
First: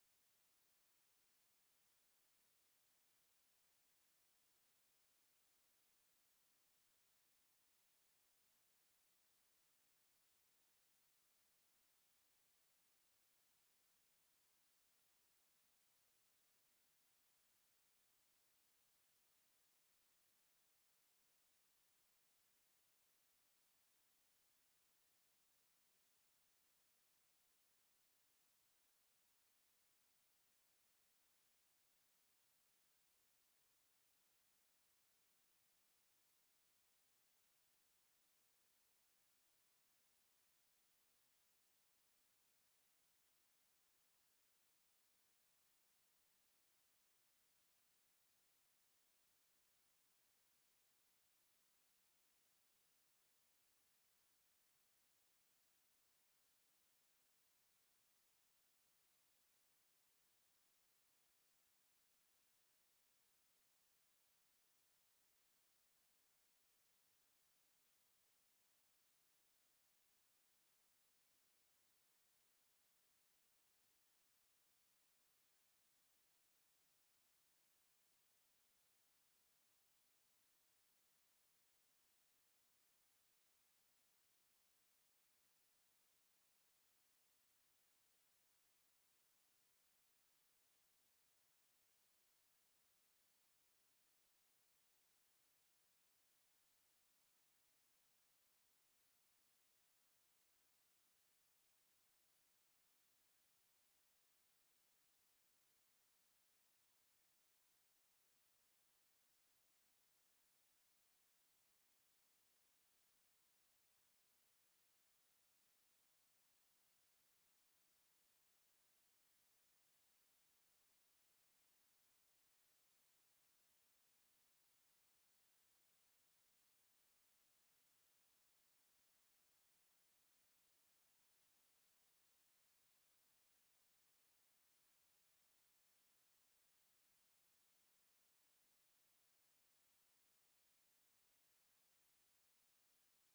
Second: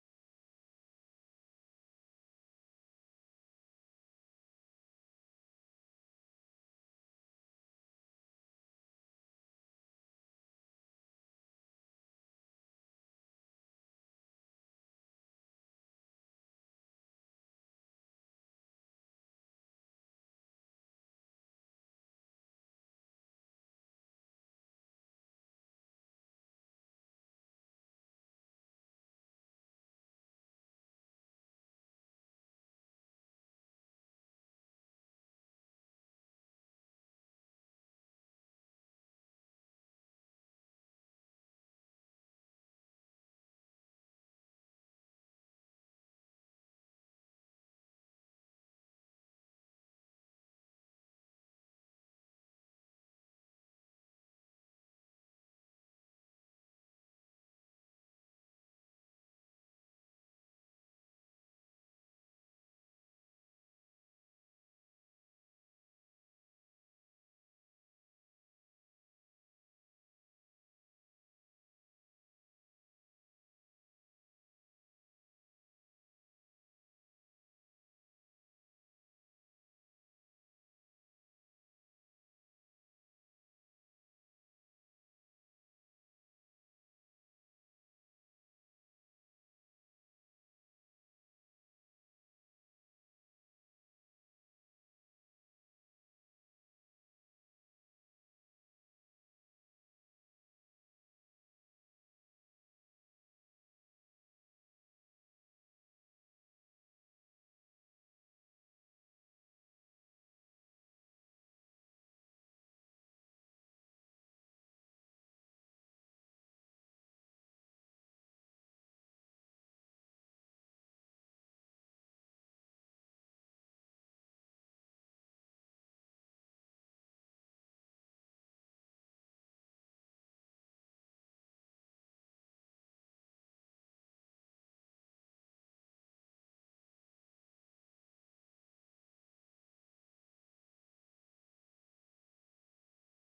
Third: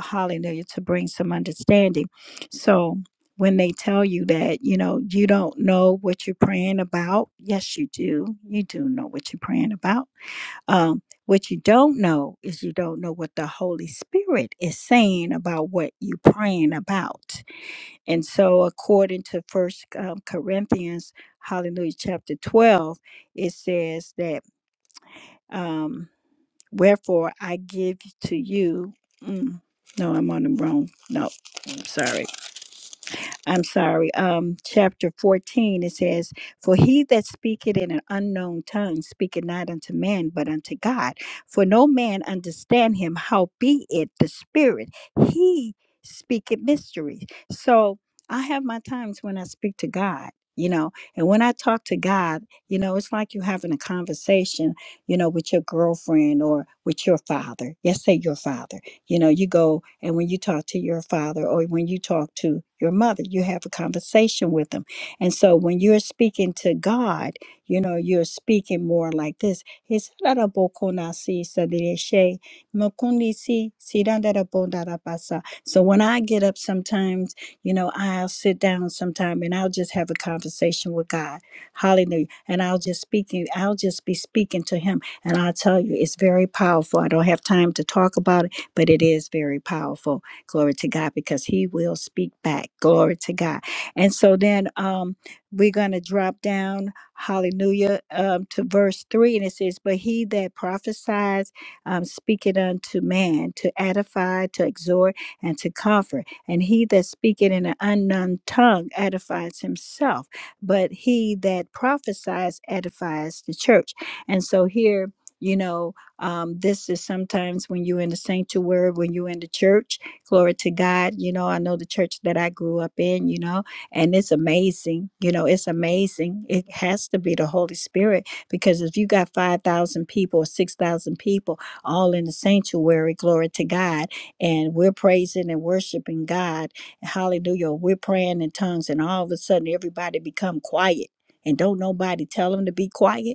A: hallelujah, to bring some understanding. So when they tell you that, you know, you don't know what you're praying about, yes, you do. You do know what you're praying about. Um, what you don't know is you don't know what the Holy Spirit is saying about what you're praying about. And so, according to First um, Corinthians, hallelujah, chapter 12, it says that. Um, Wherefore I give to you. Mm, no, I'm on the wrong. No, I'm sorry. I'm sorry, um, chapter 14, it says, For he that speaketh in an unknown tongue speaketh not unto man, but unto God. For no man understand him, how be it the Spirit, he speaketh mysteries. So I have my times when I speak to God. You know, and when I talk to God, you know, it's like you having a conversation, you know, with your girlfriend or with your father. Yes, say your father you know, you go and when you talk to your father or when you talk to your mother, you have a conversation with them. And so when you're speaking to God, you know, you're speaking more like this. It's So when I get up sometimes, you know, I'll sit down sometime and I'll just have a conversation with God. Hallelujah. And I'll just speaking, I'll just be speaking to him. And I'll tell you, it's very powerful. I don't have time to talk about it but it is very powerful. Glory to God, because He will speak back. Glory to God. And so then um, we're going to drop down, hallelujah, um, to verse 3, and it says, But he that prophesies um, speaketh unto man, to edify, to exhort, and to comfort. And he that speaketh in an unknown tongue edifies himself, but he that prophesies edifies the church. And so here, you know, um, this is sometimes when you're in the sanctuary, when you're in the church, glory to God. You know, I know the church that I grew up in, you know, and it's amazing. You know, it's amazing. It has to be the Holy Spirit because if you got 5,000 people or 6,000 people all in the sanctuary, glory to God, and we're praising and worshiping God, hallelujah, we're praying in tongues, and all of a sudden everybody become quiet and don't nobody tell them to be quiet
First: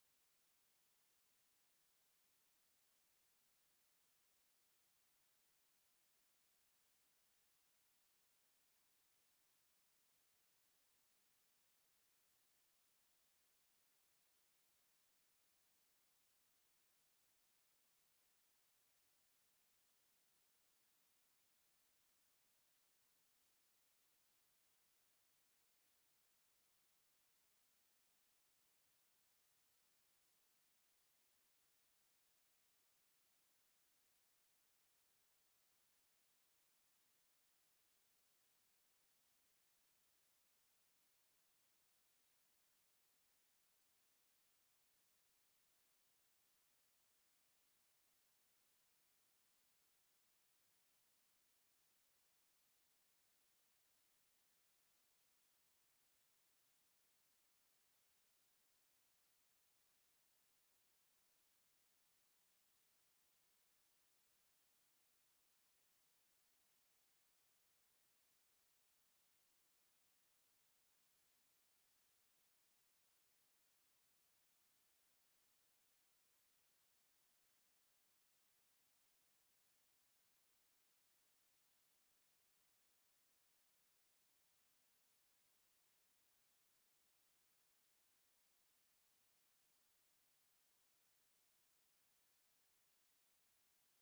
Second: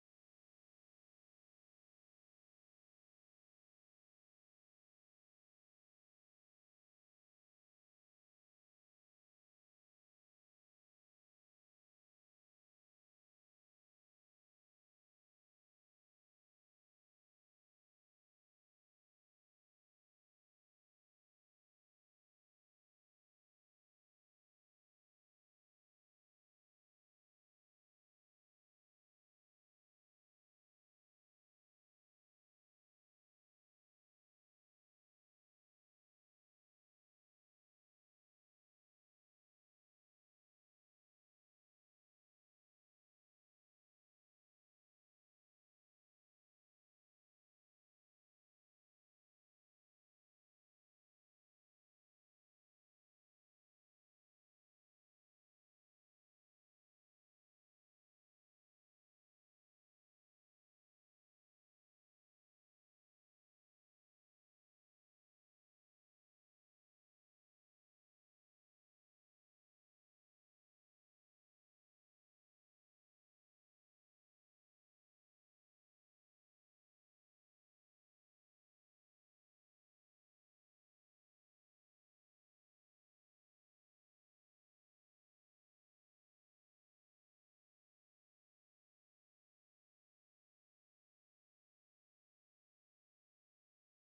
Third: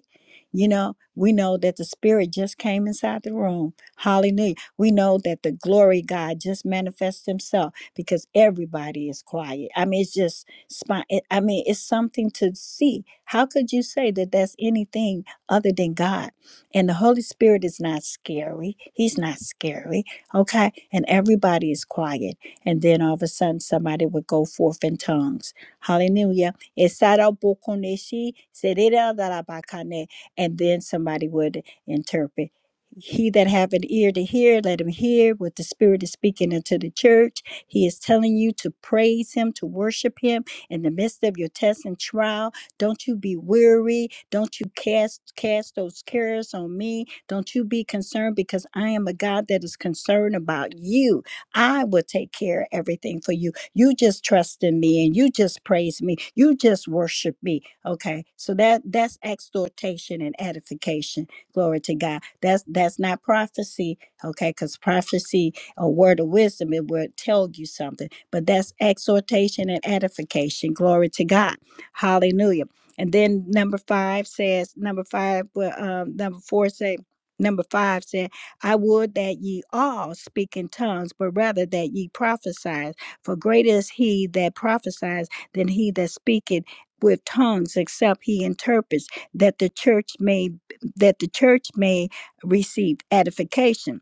A: you know, we know that the Spirit just came inside the room. Hallelujah. We know that the glory of God just manifests Himself because everybody is quiet. I mean, it's just, spon- it- I mean, it's something to see. How could you say that that's anything other than God? And the Holy Spirit is not scary. He's not scary. Okay. And everybody is quiet. And then all of a sudden, somebody would go forth in tongues. Hallelujah. Esara bokoneshi, serera darabakane and then somebody would interpret. He that have an ear to hear, let him hear what the Spirit is speaking into the church. He is telling you to praise Him, to worship Him in the midst of your test and trial. Don't you be weary. Don't you cast cast those cares on me. Don't you be concerned because I am a God that is concerned about you. I will take care of everything for you. You just trust in me and you just praise me. You just worship me. Okay, so that that's exhortation and edification. Glory to God. That's that's not prophecy. Okay, because prophecy, a word of wisdom, it would tell you something. But that's exhortation and edification. Glory to God. Hallelujah. And then number five says, number five, well, um, number four say, number five said, I would that ye all speak in tongues, but rather that ye prophesy. For greater is he that prophesies than he that speaketh with tongues except he interprets that the church may that the church may receive edification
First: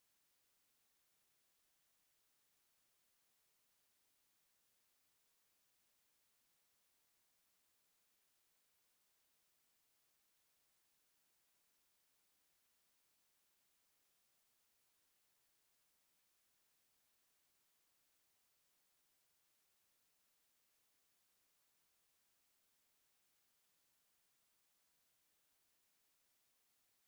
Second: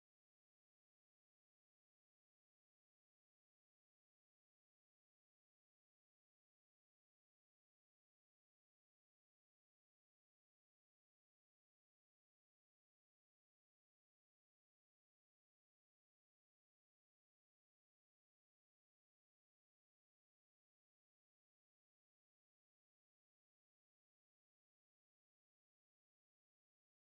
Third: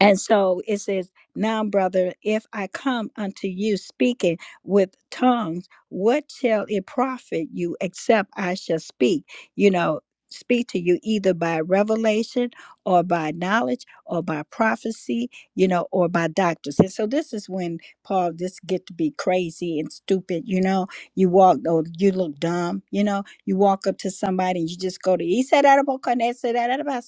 A: and so it says, Now, brother, if I come unto you speaking with tongues, what shall it profit you except I shall speak? You know, speak to you either by revelation or by knowledge or by prophecy, you know, or by doctors. And so this is when Paul, this get to be crazy and stupid, you know. You walk or you look dumb, you know, you walk up to somebody and you just go to he said "Edible, can I say that about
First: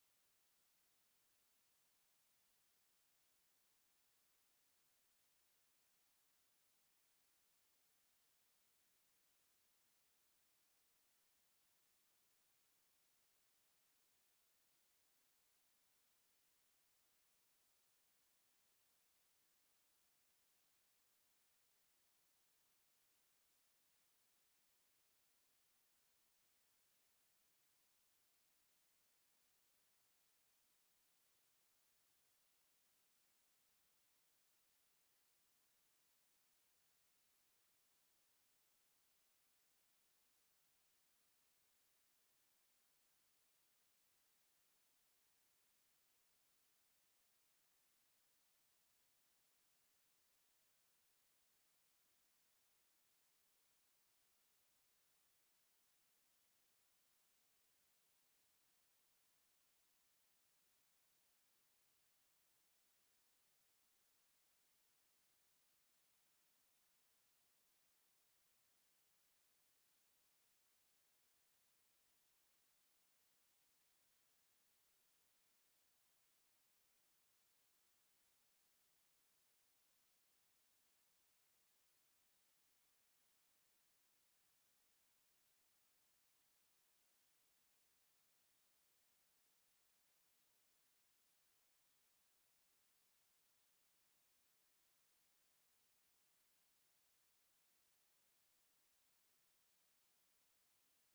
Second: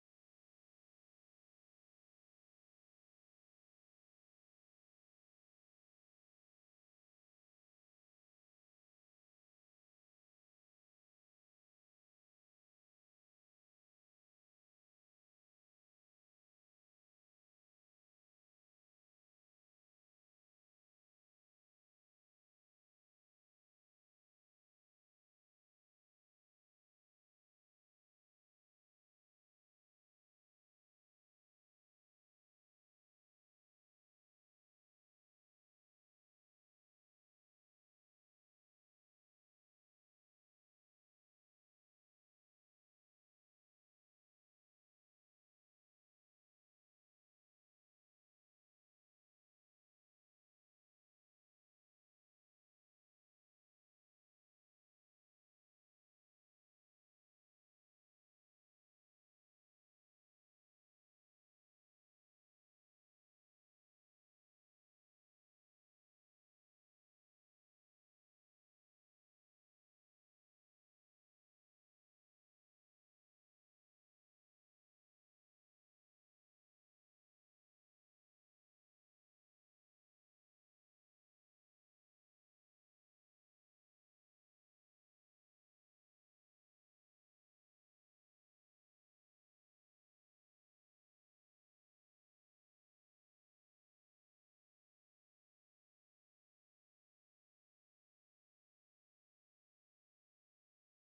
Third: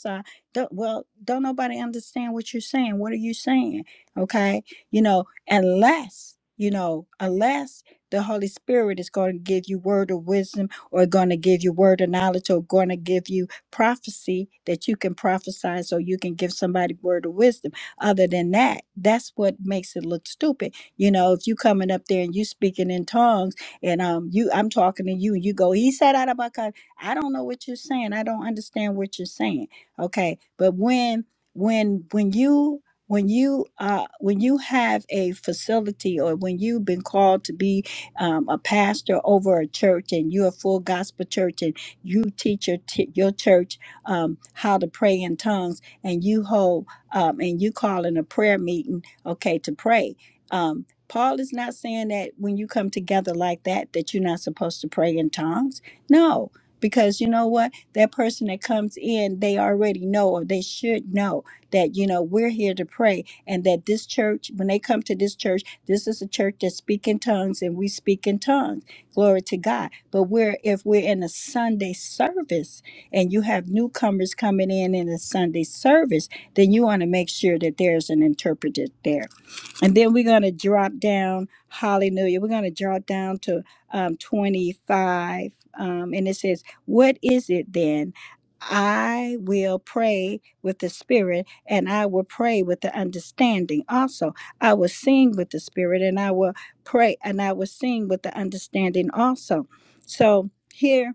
A: don't, well, don't nobody understand what you're saying. What are you saying? Okay. You know, unless, you know, unless the Holy Spirit is going to give you word of wisdom or going to give you word of knowledge or going to give you prophecy that you can prophesy so you can give somebody word of wisdom. Other than that, that's what makes it look stupid. You know, if you coming up there and you speaking in tongues and um you I'm talking to you and you go, he said out of my country." I don't know what you're saying. I don't understand what you're saying okay but when when when you when you uh when you have a facility or when you've been called to be um, a pastor over a church and you're a full gospel church and you teach your t- your church um, how to pray in tongues and you hold um, and you call in a prayer meeting okay to pray um, paul is not saying that when you come together like that that you're not supposed to pray in tongues no because you know what that person that comes in, they already know or they should know that, you know, we're here to pray and that this church, when they come to this church, this is a church that speak in tongues and we speak in tongues. Glory to God. But we're if we're in a Sunday service and you have newcomers coming in in a Sunday service, then you want to make sure that there's an interpreter there. And then we're going to drop down, hallelujah, we're going to drop down to um, 25. Um, and it says, what is it then? I will pray with the spirit and I will pray with the understanding. Also, I will sing with the spirit and I will pray and I will sing with the understanding also. So here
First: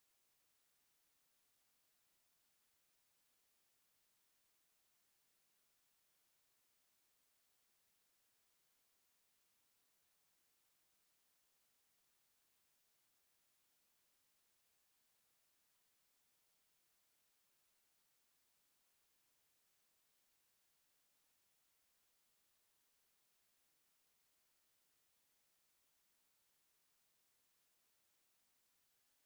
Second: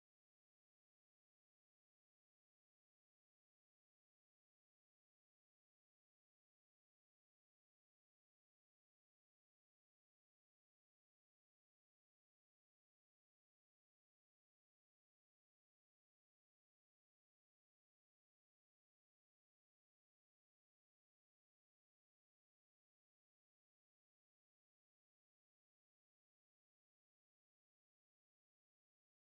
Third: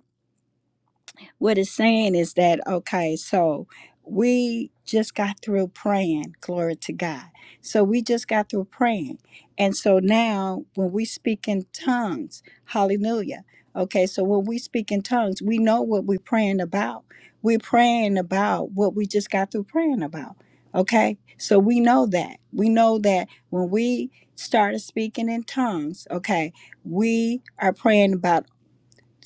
A: what it's saying is that okay so we just got through praying glory to god so we just got through praying and so now when we speak in tongues hallelujah okay so when we speak in tongues we know what we're praying about we're praying about what we just got through praying about okay so we know that we know that when we started speaking in tongues okay we are praying about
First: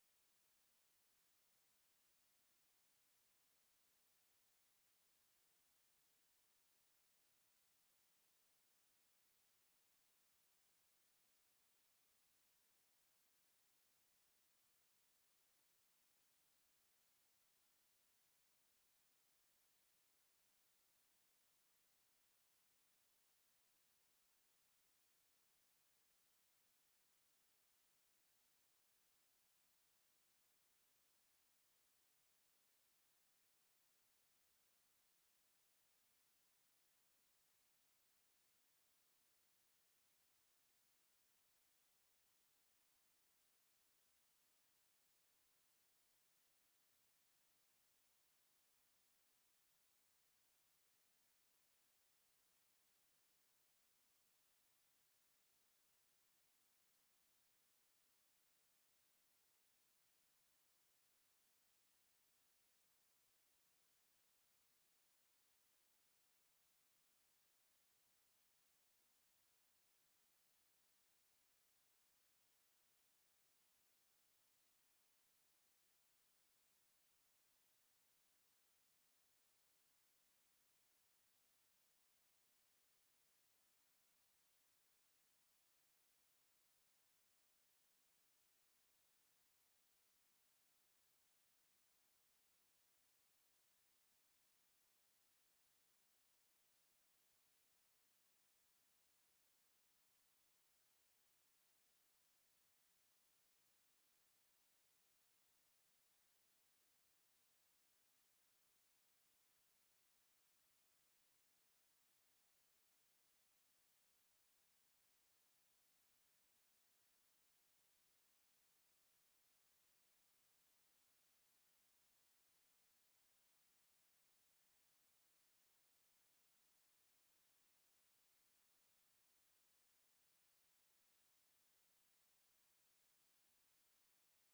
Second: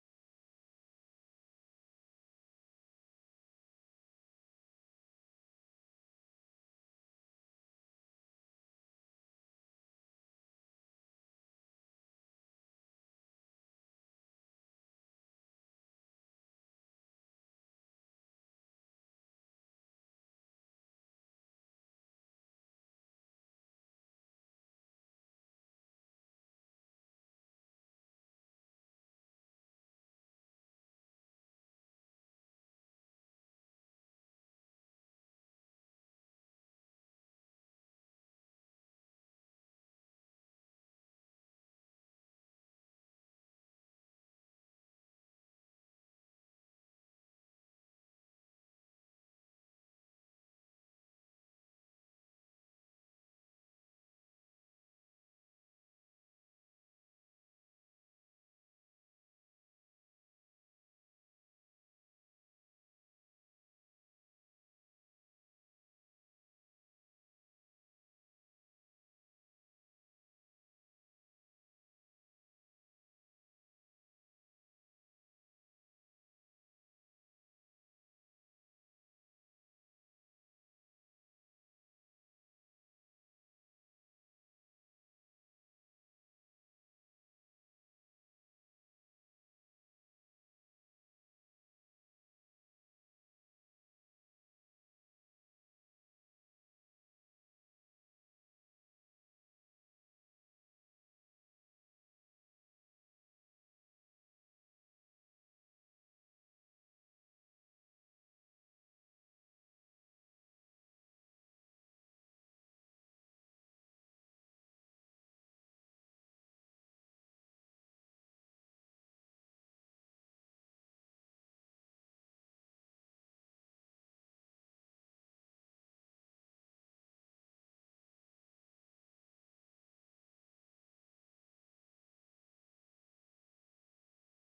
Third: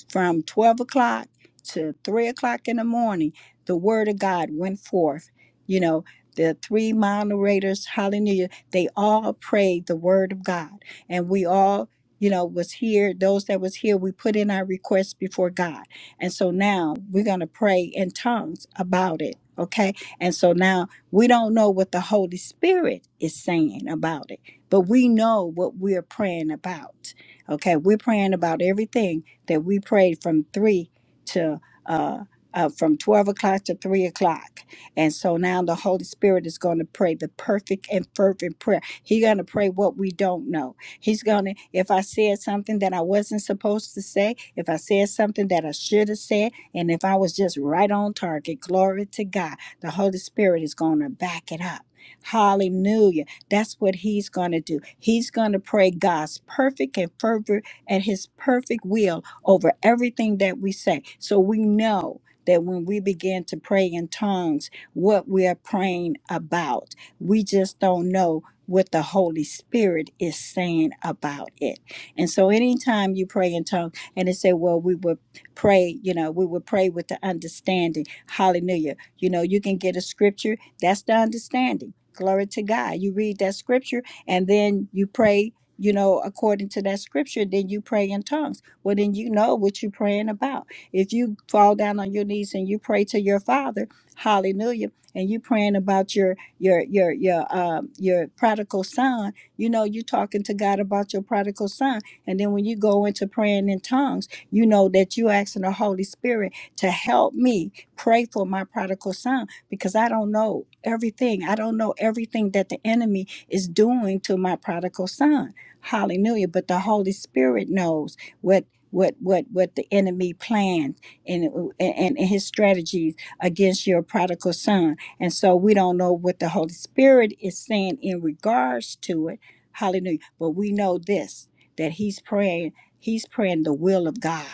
A: from 12 o'clock to 3 o'clock in the morning, the word of God went forth. You know, the three moderators, hallelujah, they all prayed the word of God. And we all, you know, was here, those that was here, we put in our requests before God. And so now we're going to pray in tongues about it. Okay. And so now we don't know what the Holy Spirit is saying about it, but we know what we're praying about. Okay. We're praying about everything that we prayed from three to uh, uh, from 12 o'clock to 3 o'clock. And so now the Holy Spirit is going to pray the perfect and fervent prayer. He's going to pray what we don't know. He's going to, if I said something that I wasn't supposed to say, if I said something that I should have said, and if I was just right on target, glory to God, the Holy Spirit is going to back it up. Hallelujah. That's what he's going to do. He's going to pray God's perfect and fervent and his perfect will over everything that we say. So we know that when we begin to pray in tongues, what we are praying about, we just don't know what the Holy Spirit is saying about it. And so anytime you pray in tongues, and they say, well, we would pray, you know, we would pray with the understanding. Hallelujah. You know, you can get a scripture, that's the understanding. Glory to God. You read that scripture and then you pray you know, according to that scripture, then you pray in tongues. Well, then you know what you're praying about. If you fall down on your knees and you pray to your Father, Hallelujah, and you praying about your your your your um your prodigal son, you know you're talking to God about your prodigal son. And then when you go into praying in tongues, you know that you asking the Holy Spirit to help me pray for my prodigal son because I don't know everything. I don't know everything that the enemy is doing to my prodigal son. Hallelujah. But the Holy Spirit knows what what what the enemy plans and uh, and, and his strategies against your prodigal son and so we don't know what the holy spirit is saying in regards to it hallelujah but we know this that he's praying he's praying the will of god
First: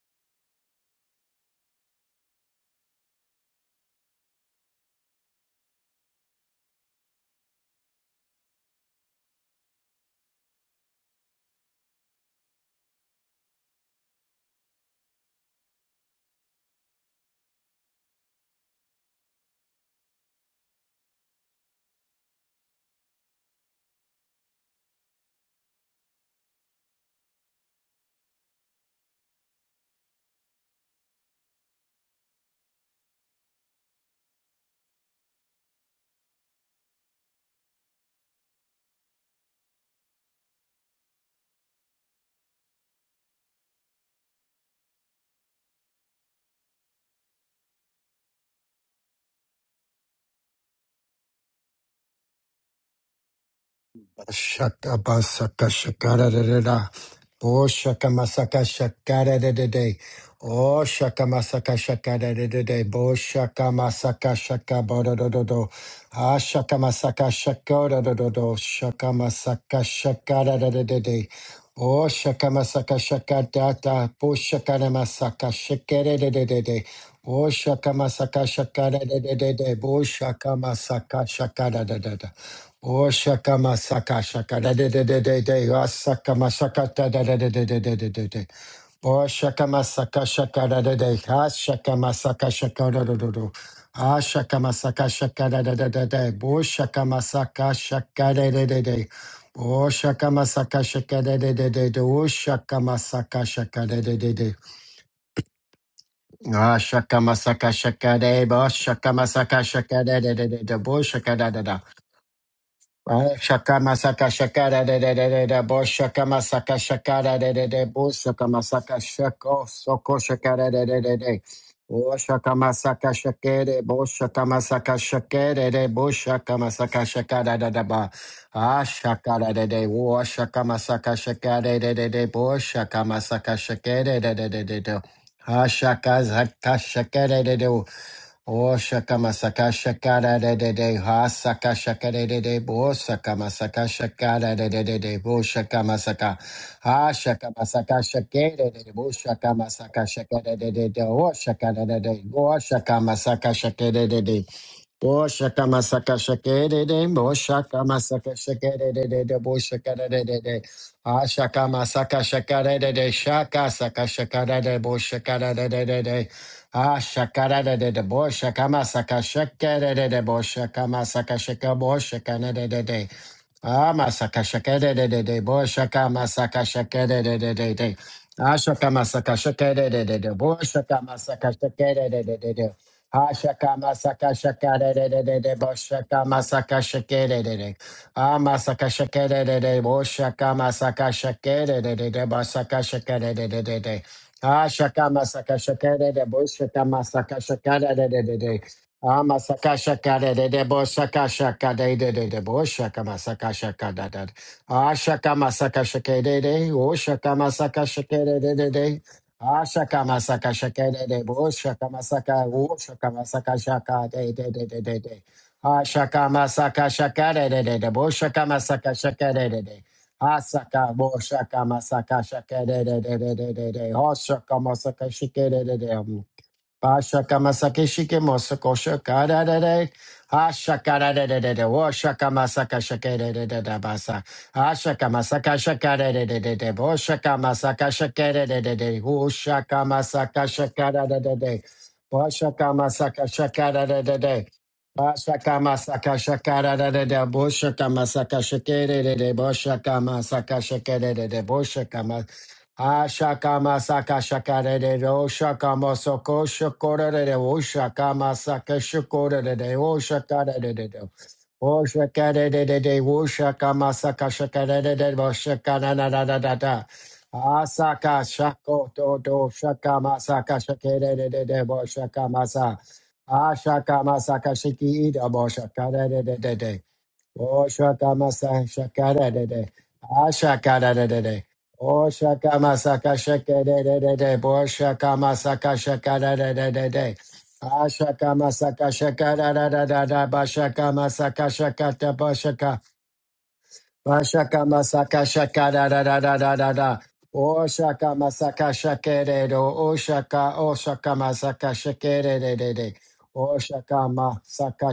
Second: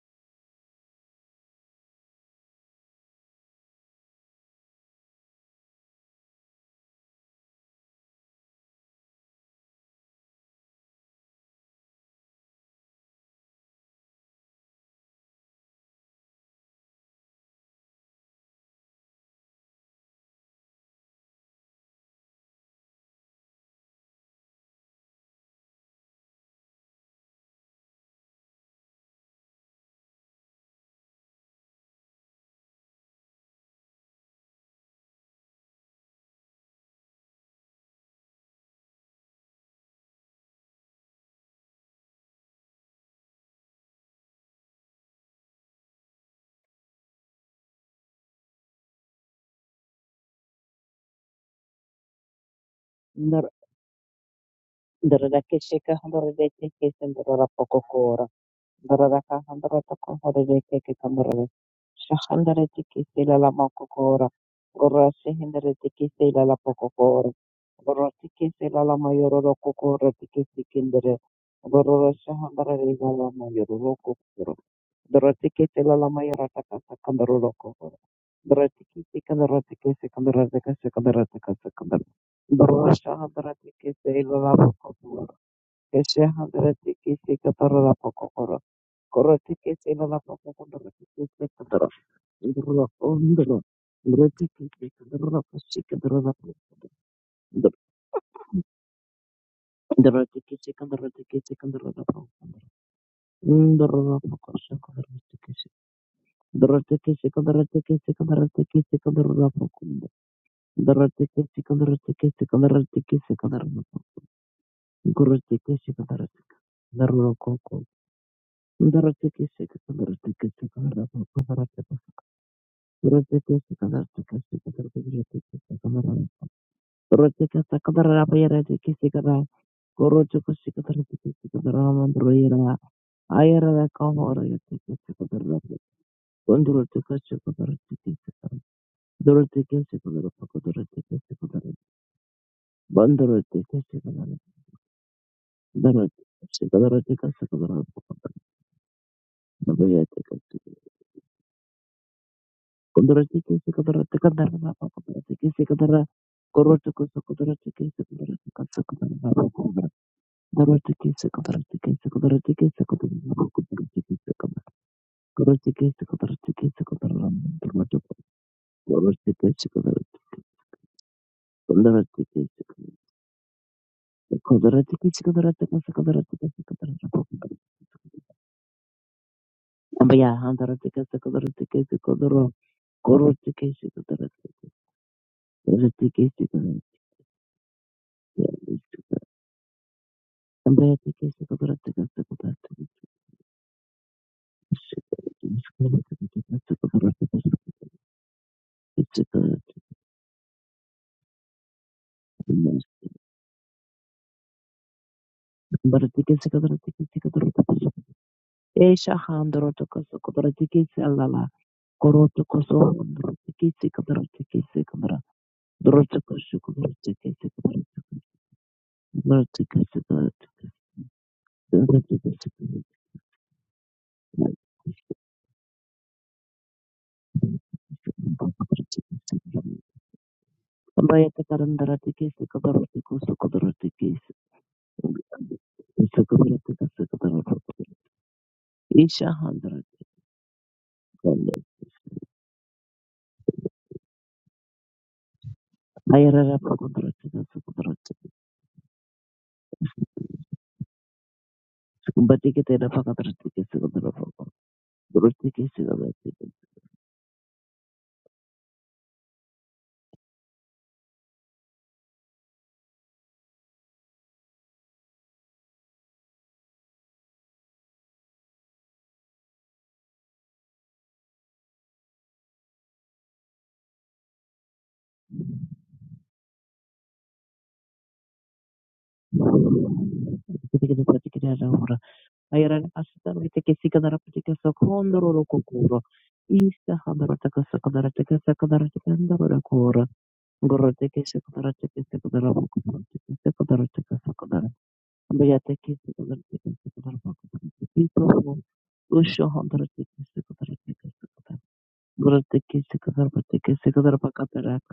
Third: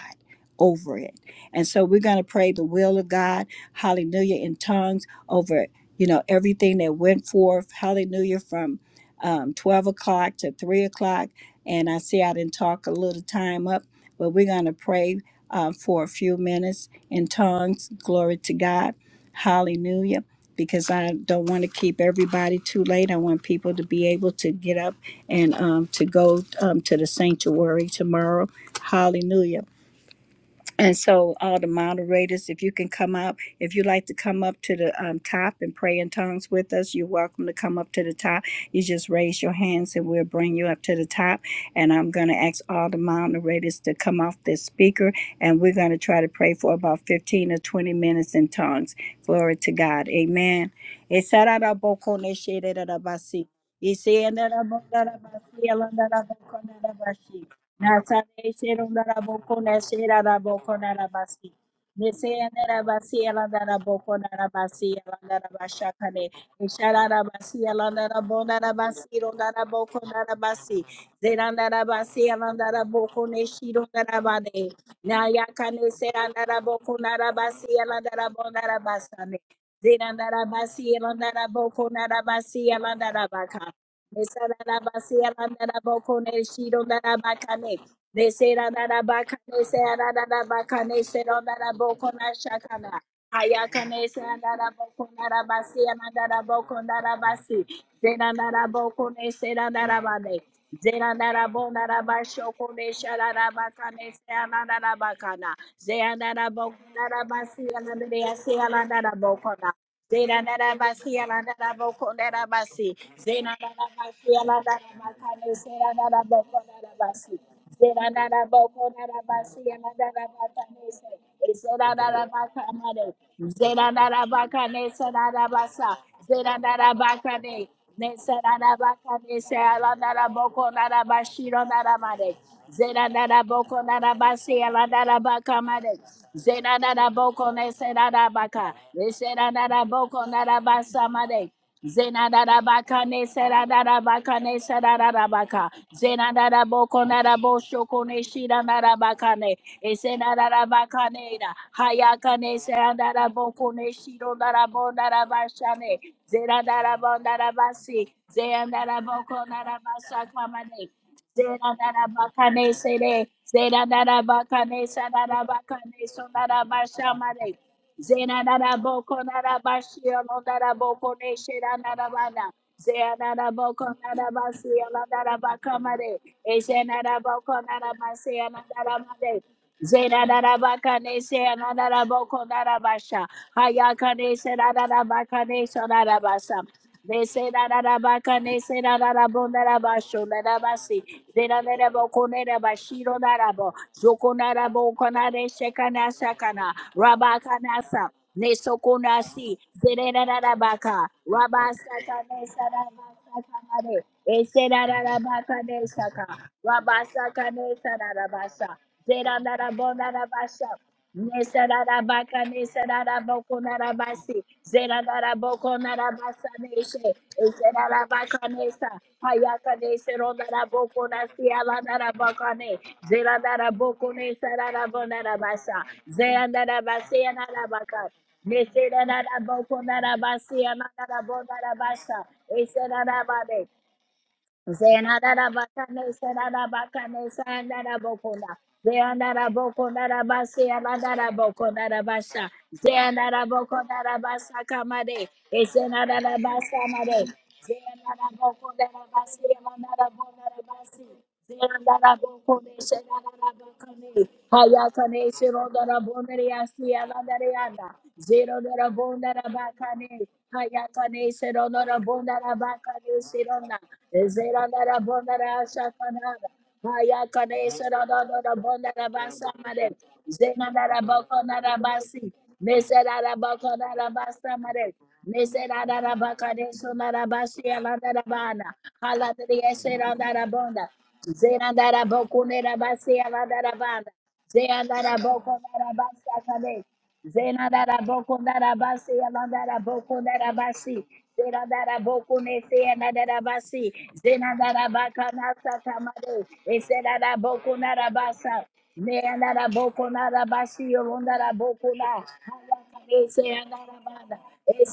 A: over it and so we're going to pray the will of god hallelujah in tongues over you know everything that went forth hallelujah from um, 12 o'clock to 3 o'clock and i see i didn't talk a little time up but we're going to pray uh, for a few minutes in tongues. Glory to God. Hallelujah. Because I don't want to keep everybody too late. I want people to be able to get up and um, to go um, to the sanctuary tomorrow. Hallelujah. And so, all the moderators, if you can come up, if you like to come up to the um, top and pray in tongues with us, you're welcome to come up to the top. You just raise your hands and we'll bring you up to the top. And I'm going to ask all the moderators to come off this speaker and we're going to try to pray for about 15 or 20 minutes in tongues. Glory to God. Amen.
C: Ndor- ndorora
B: Shakabasaka
C: kesheka
B: shakara
C: ndorora
B: da da da,
C: tekesheka ndorora
B: Oh,
C: pokokora.
A: Nasane
B: shakamasaka
C: Darara
A: Sherundara
B: shakara da
C: kahandara
A: Bokona
B: da
C: toko
A: Sherada
C: horere keke
A: Bokona
C: kandorore.
A: Basi.
C: Shahandara
B: shakamasakashakaradadada.
A: Neseanera
C: tiki
A: Basi
C: sila la
A: Alandara
C: moko kora.
A: Bokona Basi
C: Goro
A: Alandara
C: shihindara tiki
A: Bashakane.
B: Oh,
C: sila la poko
A: Isharada
C: kora.
B: shakamasaka
A: Basi
B: shakara
C: Goro
B: da
A: Alandara
B: da da
C: tiki
A: Bonara
C: sila la
A: Basi
B: Bo
C: mayororo
A: Rondara
B: shakamasaka
C: kokoro
A: Bokona
C: tiki
B: shakabada da, da
A: Basi.
B: da.
C: sikindere.
A: Zerandara
B: Ah,
C: Goro
A: basi,
C: shahandara
A: Alandara
B: shakamasaka
C: riga la
B: shakara
A: Bokone
B: da da da
C: mayororo
A: Shirundara
C: kokoro.
A: Bade.
C: Doro
B: Shakamasaka
C: tiki
A: Nayakane
C: sila la
B: shakara da, da da Shakamasakashakaradadada. Oh, shakamasakashakadata. Bo shakanamasaka shakara da, da
C: mayora
B: da
A: Serandara
B: da.
C: taka
A: Bokona
B: Oh,
C: sakandororo
A: basi
C: kokoro.
A: elandara
B: shakamasaka
C: Doro
B: shakara
C: tiki
B: da da da
C: sikandoro
B: da
C: tiki
B: Bo
C: sikandoro tiki
B: shakamasaka
C: sikandoro tiki
B: shakara
A: boko,
B: da.
C: sikandoro.
B: da da.
A: narabasi,
C: Doro
B: Oh,
A: elandara
C: shahandara
B: shaka
A: baka.
C: tiki
A: Zera
B: masaka
C: sila la
B: shaka da da
C: poko
B: da da
C: kora.
B: da
C: Keshahandara tiki sikandoro la poko
B: da.
C: kora.
B: Oh, shaka
C: Korotike tela la poko
B: masaka da da
C: kondoro
B: da da da da da da da da. Oh,
C: tike tike
B: shaka
C: kondoro.
B: masaka
C: Indoro la
B: shaka da da da.
C: kondoro.
B: Ah,
C: Indoro
B: shaka
C: tike tike
B: masaka
C: kondoro la
B: shaka da da
C: pasike
B: da da. Ah,
C: kondoro la poko kondoro.
B: shaka masaka shaka da da da da da. Oh,
C: Indoro
B: shaka
C: tike tike
B: masaka
C: kondoro
B: shaka da
C: tike
B: da
C: tike
B: da
C: kondoro
B: da.
C: la
B: Oh,
C: poko kondoro.
B: shaka masaka shaka
C: Indoro
B: da da
C: la
B: da da da.
C: poko sa kondoro tike tike.
B: Oh,
C: Indoro tike
B: shaka
C: tike kondoro
B: masaka
C: tike
B: shaka
C: tike
B: da da da da.
C: kondoro
B: Ah, shaka masaka shaka da.
C: tike
B: Oh,
C: tike
B: shaka
C: kondoro la
B: masaka
C: poko
B: shaka
C: kondoro.
B: da da
A: Zena
B: da
A: da
B: da
A: da
B: da.
A: ba
B: Oh,
C: Indoro
A: si
B: shaka
A: ala
C: tike
B: da
A: da
B: da
C: tike
A: da
B: da.
A: bo
C: kondoro
A: da
C: tike
A: da
C: tike
A: ba
C: kondoro
A: si.
C: tike tike
B: Ah,
A: Zena
C: kondoro
A: da
B: Shaka
C: la
A: da
C: poko.
A: ba
B: masaka
A: si ala
B: shaka
A: da
B: da
A: da
B: da
A: ba
B: da da
A: Zena
C: Indoro
B: da
C: tike
B: bo
A: da
C: tike
A: da da
B: shaka
C: kondoro tike
A: bo
B: masaka
A: da da ba
B: shaka
C: kondoro la
B: da
A: si.
B: da da
A: Zera
C: poko.
B: da bo shaka masaka
C: Indoro tike
B: shako
C: tike kondoro
B: soko
C: tike
B: shaka
C: tike
B: da da da da da
C: kondoro la poko.
B: bo shaka masaka
C: Bandoro
B: shaka da bo shaka masaka shaka da da bo shaka masaka shaka da da da ba ah shaka da da wo shaka masaka shaka da da da da bo shaka masaka shaka da da da da da ah shaka zaka shaka da da da O shakama saka shakara de de de ha saka shaka de
A: Zena
B: de de bo
A: Zenadadabaka ne
B: shakama
A: sera
B: saka
A: seradadabaka
B: shakara
A: ne
B: de de
A: sera
B: de de bo
A: seradadabaka.
B: shakama saka
A: Zenadadaboko
B: ha shakama
A: nadabosoko
B: saka
A: ne
B: shake de de de bo
A: shidanadabaka ne.
B: shakama saka shaka de de de de
A: Esenadadabaka
B: o
A: ne da.
B: shaka de de de
A: Hayaka
B: go
A: ne sera
B: shakama saka
A: seradadaboko
B: shake
A: ne
B: de de
A: shiro
B: de Boshaka
A: shirodadabonadabasha ne.
B: masaka
A: Zena
B: shakere de boshaka
A: Zenadadabonadabasi.
B: masaka shakere de de de
A: Zenadadaboko
B: boshaka de de de de
A: nadabasakama ne.
C: Thank
B: ashaka masaka
A: Zenadadabaka ne
B: shakere de de
A: sere.
B: shaka saka shakere
A: Zenadadabaka
B: de
A: ne sera,
B: boshaka de de
A: seradabaka
B: de de
A: ne
B: de
A: sonadabasha ma ne.
B: ashakere de de de boshaka masaka
A: Zenadaboko
B: shakere de
A: Nadabashio
B: de boshaka
A: Nadaboko
B: masaka shaka
A: Neshira
B: boshaka
A: Nadabana.
B: de de de de
A: Zenadaboko
B: Ah, masaka shaka
A: Nadabasio
B: de de de de bo shaka
A: Nadabakamade.
B: masaka shaka de de de
A: Ezenadaboko
B: de de.
A: Nadabasia
B: Ah, shaka masaka
A: Nadabade.
B: shaka de de de de bo
A: Zenadabaka
B: shaka masaka
A: Nesia
B: shaka de de de
A: Nadaboko
B: de de.
A: Nadabasha.
B: Ah, shaka
A: Hayaka
B: masaka
A: Nesa
B: shaka de de de de
A: Nadabaka
B: de bo
A: Nesa
B: shaka
A: Nadabasa.
B: masaka
A: They
B: shaka de
A: say
B: de
A: that
B: de. Ah,
A: Arabaka, they say
B: masaka
A: that
B: shaka de de de boy
A: Arabondarabasho,
B: shaka
A: Narabasi,
B: masaka shaka de de de
A: Zeranerabo,
B: de bo shaka
A: Konerabashiro,
B: shaka de de de
A: Narabo,
B: de de. Ah,
A: Zokonarabo,
B: shaka
A: Konare,
B: masaka shaka
A: Shekana,
B: de de boy
A: Sakana,
B: shaka masaka shaka de de
A: Rabakanasa,
B: de de de. Ama
A: Nesokonasi,
B: saka shaka de de de bo
A: Zererabaka,
B: saka shaka de de
A: Rabasaka,
B: de de bo
C: you.
B: shaka masaka shaka
A: Nesarabasakanare,
B: da da. Ah shaka
A: Eserarabaka,
B: masaka shaka
A: Nesaka,
B: de
C: Baratikisi
B: de o
C: kadaratikisi
B: shaka
A: Rabasaka,
B: masaka
C: kadaratakusu.
B: shaka de de de
A: Nesarabasa,
B: de.
C: Esha
B: Ah shaka
C: handorotokusu
B: masaka
A: Zeranarabondarabasha,
B: shaka
C: kadaratikisi
B: de de
C: alala.
B: bo shaka masaka
A: Nesadabaka,
B: o
C: Korotokusu
B: shaka masaka
A: Nesadaboko,
C: handorotikisi
B: shaka de
A: Narabasi,
B: de de de
C: kadaratikisi
B: de
C: kadara.
B: de.
A: Zeraboko,
B: Ah shaka
A: Narabasa
C: Dorotokusu
B: masaka
A: Nation,
B: shaka
C: kadaratikisi
B: de de de de bo
C: kadaratukusu.
B: shaka
A: Zerabaka Nesa,
B: masaka shaka de de
A: Hayaka
B: de.
C: Baratikisi
A: Nesero,
B: Ah
C: kadaratikisi
B: shaka
A: Naraboko,
B: bo shaka
A: Nasiala,
B: masaka
C: kadaratikisi
B: shaka
A: Narabakane,
B: de de de de de de de.
A: Zeraboko,
B: Oh shaka
A: Nesarabo,
B: masaka shaka de de
A: Narabasa,
B: de.
A: Zeandarabasi, and Arabaka.
B: Pashakamasakeshike mosakosha
C: kadaratikisi.
A: Nesedaboko,
B: kadadade.
A: Narabasi, and
C: Ambaye
A: Arabo,
B: Ashakadadadadada.
A: Narabasa,
C: takarandarakisi kadaratukusu
A: Eserabade,
B: Washakamasakashakadadadada basa.
C: kadaratikisi.
A: Zenadada bakane
C: Kusu
A: senada
B: Ashakamasakashakadadadadada.
C: kadaratikisi
A: bakane
C: kadaratukusu.
A: sandada bokona.
B: Boshakamasakashakadadadada.
C: Esha
A: Zeandada
C: handorotokusu.
A: bokona da basi alandada
B: Woshakamasakashakadadadada.
A: bokona da basha. Zeandada bokona da
B: Boshakamasakashakadadadada.
A: basa
B: Boshakamasakashakadadadada.
A: kamade. Esenada da
C: Ayarara
A: basa made.
C: kadaratikisi kadaratukusu.
A: Zeandada bokona da
B: Boshakamasakashakadadadada.
A: basi alandada bokona da basi.
B: Boshakamasakashakadadadada.
A: Zeandada
B: Boshakamasakashakadadadada.
C: Kumbati
A: bokone
C: te na paka
A: senada
C: tarati
A: da
C: ke se
B: Ashakama
C: gonda na
B: saka
A: bakane.
C: paka.
B: shakare de ro
A: Hayakane
C: Durati ke
A: shiro da
B: shakama
A: da
C: tarati Batikitera
B: soko
A: bonere
C: pakataratikisi
A: asi
B: shakora de
A: alandare
B: o
A: anda.
B: shakama
A: Zero da
B: saka
A: da bonda
B: shakora
A: da
B: de o
A: bakane.
B: shakara de de do.
A: Hayakane shiro
B: O
A: da da bonda
B: shakare
A: da
B: de de de
A: bakane
B: o
A: shirona.
B: shakama saka shakare de
A: Zerandara
B: de o
A: bondara
B: shakana na na na
A: shakanada.
B: na na.
A: Haya kadesa
B: Asaka
A: radadara
B: shako
A: bondara
B: to
A: basa
B: do
A: mare.
B: shakama saka
A: Zenandara
B: shakere de de de
A: bokonara
B: o
A: basi.
B: shakama sa.
A: Neserara bokonara
B: Ashakama saka
A: basa mare.
B: shiki ida o shakare
A: Neserara
B: de de de.
A: bakadeso narabasi
B: Oh
A: alandara
B: shakamasa
A: bana. Haladri
B: shakadadede.
C: ke
B: Ah
A: eserandara
C: Durutikisi kudurapoko.
A: bonda.
C: Tikitira
B: shakadadede.
C: patikitera hora.
A: Zerandara
B: Oh
A: bokunera
C: Ayarani
B: shakamasaka
A: basi
C: asita
A: alandara
C: mitikisi
A: bana.
B: shakadadede. Bo
C: kadarapatikisa
A: Zerandara
C: kondororo
B: shakamasaka
A: bokonara
C: kokoro.
A: basa Kade,
C: Isa
B: shakadadede.
C: ke
A: Zena
B: Ah
A: da da boko
C: kadaratikasa
A: da da
B: shakamasaka
A: basi,
C: kadaratikandororo
A: alanda da
C: kora.
A: boko
B: shakadadadada.
A: da
B: Ba
A: da basi.
C: Gorotikisi
B: shakamasaka
A: Zena da da
B: shakata
C: kadaratikisi
B: ba
A: boko ne
B: shaka.
C: kudarapoko.
A: se na da da
C: ke
A: basi.
C: kadaratikasa
A: Zena
B: Vashaka
C: kadara.
A: da da
B: masaka
A: baka na
B: shaka
A: sa
B: da da
C: Ambayatikisi
B: da da
A: kamade.
B: da da
C: kadaratikisi
B: da.
A: Ese da da
C: kudarapoko.
A: boko na
B: Oshaka,
A: da
C: Tikisi
A: basa.
B: masaka
A: Ne
C: Usho
B: shakere
A: na
B: do.
A: da boko na
C: hadaratikisi
A: da
B: Oshaka, oshaka,
A: basi,
C: kadaratikisi
A: alanda da
C: kadara.
B: masaka
A: boko na.
B: shakere de de de.
C: Gorotikisi
A: Ese da
B: Oshaka,
C: kadarapatikisi
A: da banda.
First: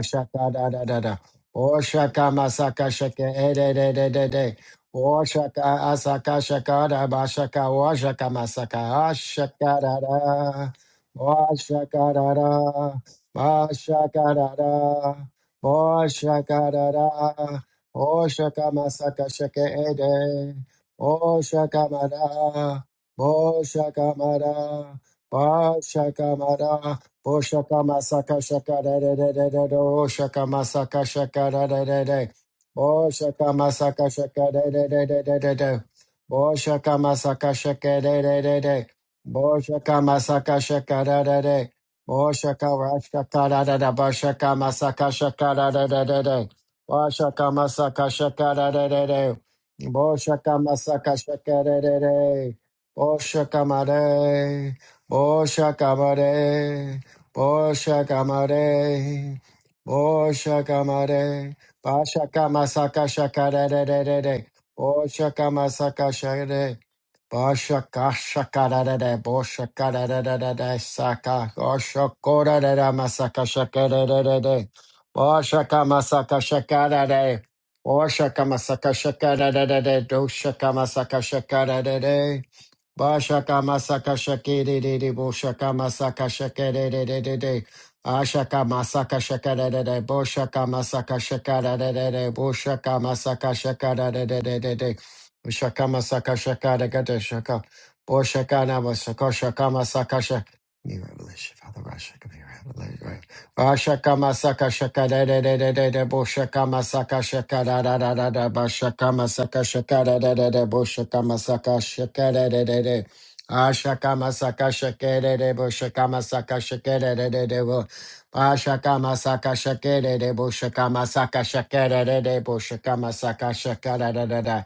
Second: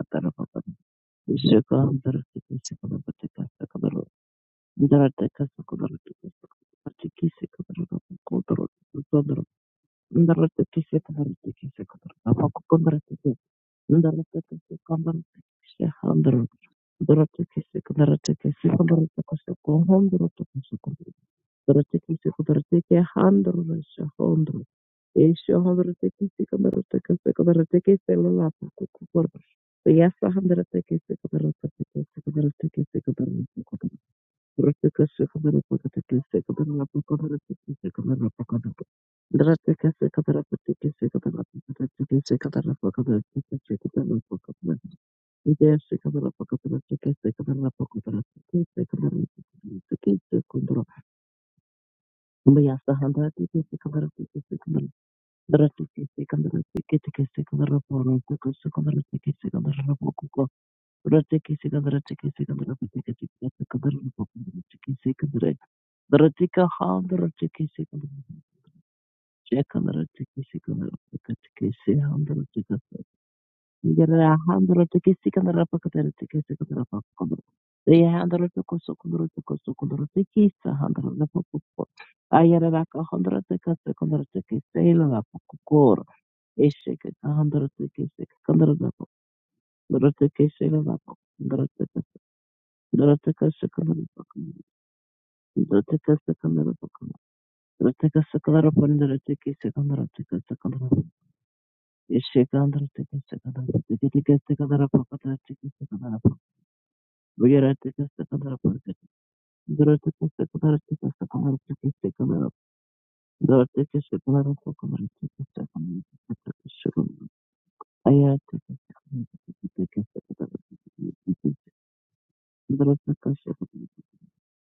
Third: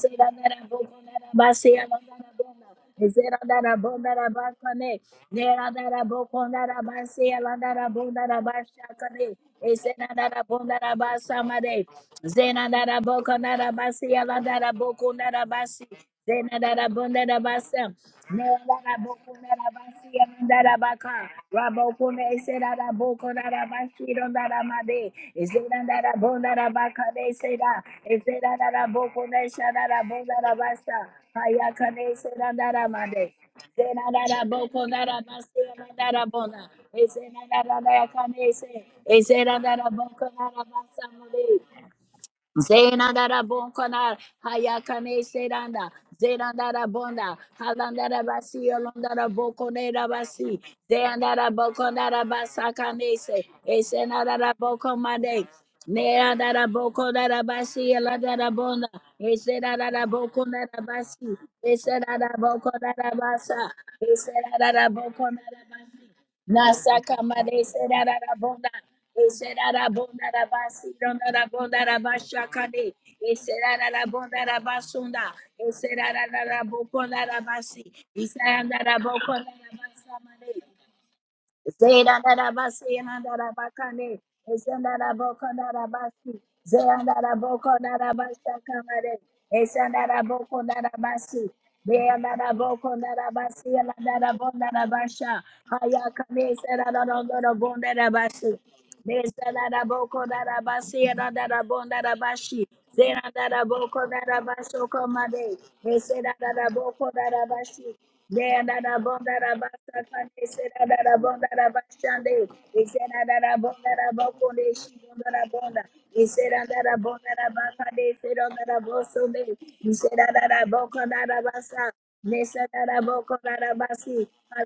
B: masaka
A: da
B: shaka
A: da
B: da da da
A: boko na
B: da.
A: da basi,
C: Ndaratekese
B: Oshaka,
A: alanda da boko.
B: masaka
A: Zera
B: shakere de
A: dara
B: de de de
A: bondara
B: de.
A: bakane,
B: O
A: zera
B: shaka
A: dara
B: asaka
A: bokondara
B: shaka da
A: basi,
B: bashaka,
A: alandara
B: oshaka, O shaka
A: bondara
B: masaka
A: bashakane,
B: ashaka da
A: zera dara
B: da.
A: bondara basamade,
B: Oshaka, da
A: zera
B: da.
A: dara
B: Ma
A: bokondara basi,
B: da
A: alandara
B: da.
A: bokondara basi,
B: Oshaka,
A: zera dara
B: da
A: bondara
B: da.
A: basam,
B: O
A: zera
B: shaka
A: dara
B: masaka shaka
A: bokondara basi,
B: ede.
A: alandara baka,
B: O shaka
A: rabokone,
C: Baratekisi
A: zera
B: mada.
A: dara
C: kubarateke
B: Bo
C: handro
A: bokondara
C: rasha
A: basi,
B: shaka
C: handro.
A: alandara
B: mada.
A: made,
C: Esha
B: Ba
A: zera dara
B: shaka
C: handrotekisi
A: bondara
B: mada.
A: bakane,
C: kubaratekisi
B: Bo
A: zera,
B: shaka
C: kubaratekisi
B: masaka
A: zera
C: lalapa
B: shaka
A: dara
B: da
C: kukubarba.
A: bokone, zera dara
B: O
C: Yasa
B: shaka
A: bondara
B: masaka
C: handrotekisi
A: basa.
B: shaka da
A: Ayakane
C: kubaratekisi
A: Serandara
C: kubaratekisi kubaratekisi
B: Bo
A: Mande.
B: shaka
C: kubaratekisi
B: masaka
A: Senadara
B: shaka da
A: Boko Nara Masia
C: kubaratekisi
B: Bo
A: Bona.
B: shaka
C: kubarapa
B: masaka
A: Esenadara
C: kubaratekisi
B: shaka da
C: kubarapa
A: Yakane
C: kubarapa.
A: Se.
B: Bo
A: Esenadara
B: shaka
C: Baratekisi
A: Boko
B: masaka
A: Nara
C: kubaratekisi
A: Masamode.
B: Bo
C: kubaratekisi
B: shaka
C: kubarapa kubaratekisi kubarapa
A: Zenandara
B: rashaka
C: kubarateke
B: da
C: se
B: da Bo
A: bonkana
B: shaka
C: kubarapa.
B: masaka
A: hayakane
B: shaka da
C: Ideia
A: seranda
C: se kubaratekisi
A: zenandara
C: kubaratekisi
A: bonda
B: Washaka masaka
A: halandara
B: shaka
A: basi
B: re
C: kubaratekisi
B: re re.
A: yolondara
B: da.
A: bokonera
C: kubaratekisi
B: Boshaka
A: basi
C: kubaratekisi
B: masaka
A: zenandara
B: shaka re. da
A: bokonara
B: da.
C: Bhayasa
A: basakane
C: handa
A: se
B: Boshaka
C: tikisi kamara
A: esenandara
C: tikisi
B: mare.
C: kamara
A: bokomade
C: dara
B: Boshaka
C: tikisi kamara
A: neandara
B: mare.
C: tikisi
A: bokonara
C: kisi kamara
A: basi
C: poro
B: Boshaka
A: yolandara
C: tikisi
A: bonda
C: kamara
B: mare.
C: tikisi kamara
A: esenandara
C: rabu kuko
A: bokonara
B: Boshaka
C: dara
A: basi
B: mare.
C: tikisi kamara
A: esenandara
B: Bashaka
C: tikisi kamara
B: masaka
A: bokonara
C: tikisi
B: shaka
A: basa
B: re
C: kisi
B: re
C: kamara
B: re
C: rabu
B: re.
C: kuko
B: da.
A: esenandara
C: tikisi
B: Boshaka
C: kamara
A: bokonara basi
B: masaka
C: dara
B: shaka
C: tika
B: da.
C: handa
A: Nasaka
C: dara
A: made
C: tikisi
B: Boshaka
A: serara
C: kamara
A: bonda.
B: shaka re re. da.
C: jaya
B: Boshaka
C: kamara
B: re re re re.
C: tikisi
A: rabasi
C: kamara
A: ronda
B: Saka.
A: rabonda
C: tikisi
B: Goshoko da re
C: handa
B: da.
A: rabashakade.
B: Masaka shaka
A: Eserara
B: re re re
A: rabonda
B: da.
C: Yarahandra teke
A: rabasunda.
C: sikandra
B: Oshaka
C: pakatara
A: Eserara
B: masaka
C: teke sikandra
B: shaka da
C: pakandra.
B: da.
A: rabasi.
B: Oshaka
C: Yahandra toko
A: Isaranda
B: masaka
C: sokundra
B: shaka
A: rabokonda
B: da
C: toko
B: da da da.
C: sokundra
A: rabasa
C: teke
A: Made,
B: Doshaka
C: sahandra
B: masaka
C: la
B: shaka da
C: pakoko.
B: da da.
C: Ayara raka handra
B: Bashaka
C: teke
A: Zeyandarabasayanadarabakane.
B: masaka
C: sikandra teke
B: shaka da da
C: sela
B: da.
C: la
B: Boshaka
C: pakokor.
B: masaka
A: Ezandarabokandarabasi.
B: shaka da da
C: Esheke
B: da da da.
C: sahandra teke
B: Ashaka
C: sikandra la
A: Zeyandarabokandarabashakamare.
B: masaka shaka da da da.
C: pakokor teke
B: Boshaka
C: sela la
B: masaka
A: Ezandarabokandarabasi.
B: shaka
C: pakokor
B: da da
C: teke
B: da da. Boshaka
C: sikandra teke
B: masaka
A: Beyandarabokandarabashi.
B: shaka
C: sikandra
B: da da da da
C: pakokor
B: da da.
A: Yalandarabondarabasha.
B: Shaka
C: teke
B: masaka
A: Hayakane.
C: sikandra
B: shaka da da
C: pakokor
B: da shaka.
C: teke
A: Zerararondorobondarabasi.
B: Boshaka
C: sikandra
B: na
C: pakokor
B: masaka
C: teke
B: shaka
C: sikandra
B: masaka
C: teke
B: shaka.
A: Besandarabokandarabashi.
B: New
C: sikandra.
B: revelation, Father God, shaka me
C: Esheke
A: Yalandarabondarabashi.
C: handra
B: around.
C: teke sikandra teke
B: Bashaka
C: teke
B: masaka
A: Zeyandarabokandarabashi.
C: sikandra
B: shaka da
C: pakokor
B: da
A: Komade.
B: da da
C: teke
B: da da
C: sikandra
B: boshaka masaka
C: Andra,
B: shaka
C: there are
B: da
A: Besandarabokandarabashi
B: da da da da
C: two
B: bashaka masaka
A: nesa
B: shaka da da
C: things
B: da da boshaka masaka shaka da da da da ashaka masaka shaka da da boshaka masaka shaka da da da da bo ashaka masaka shaka da da boshaka masaka shaka da da da boshaka masaka shaka da da da da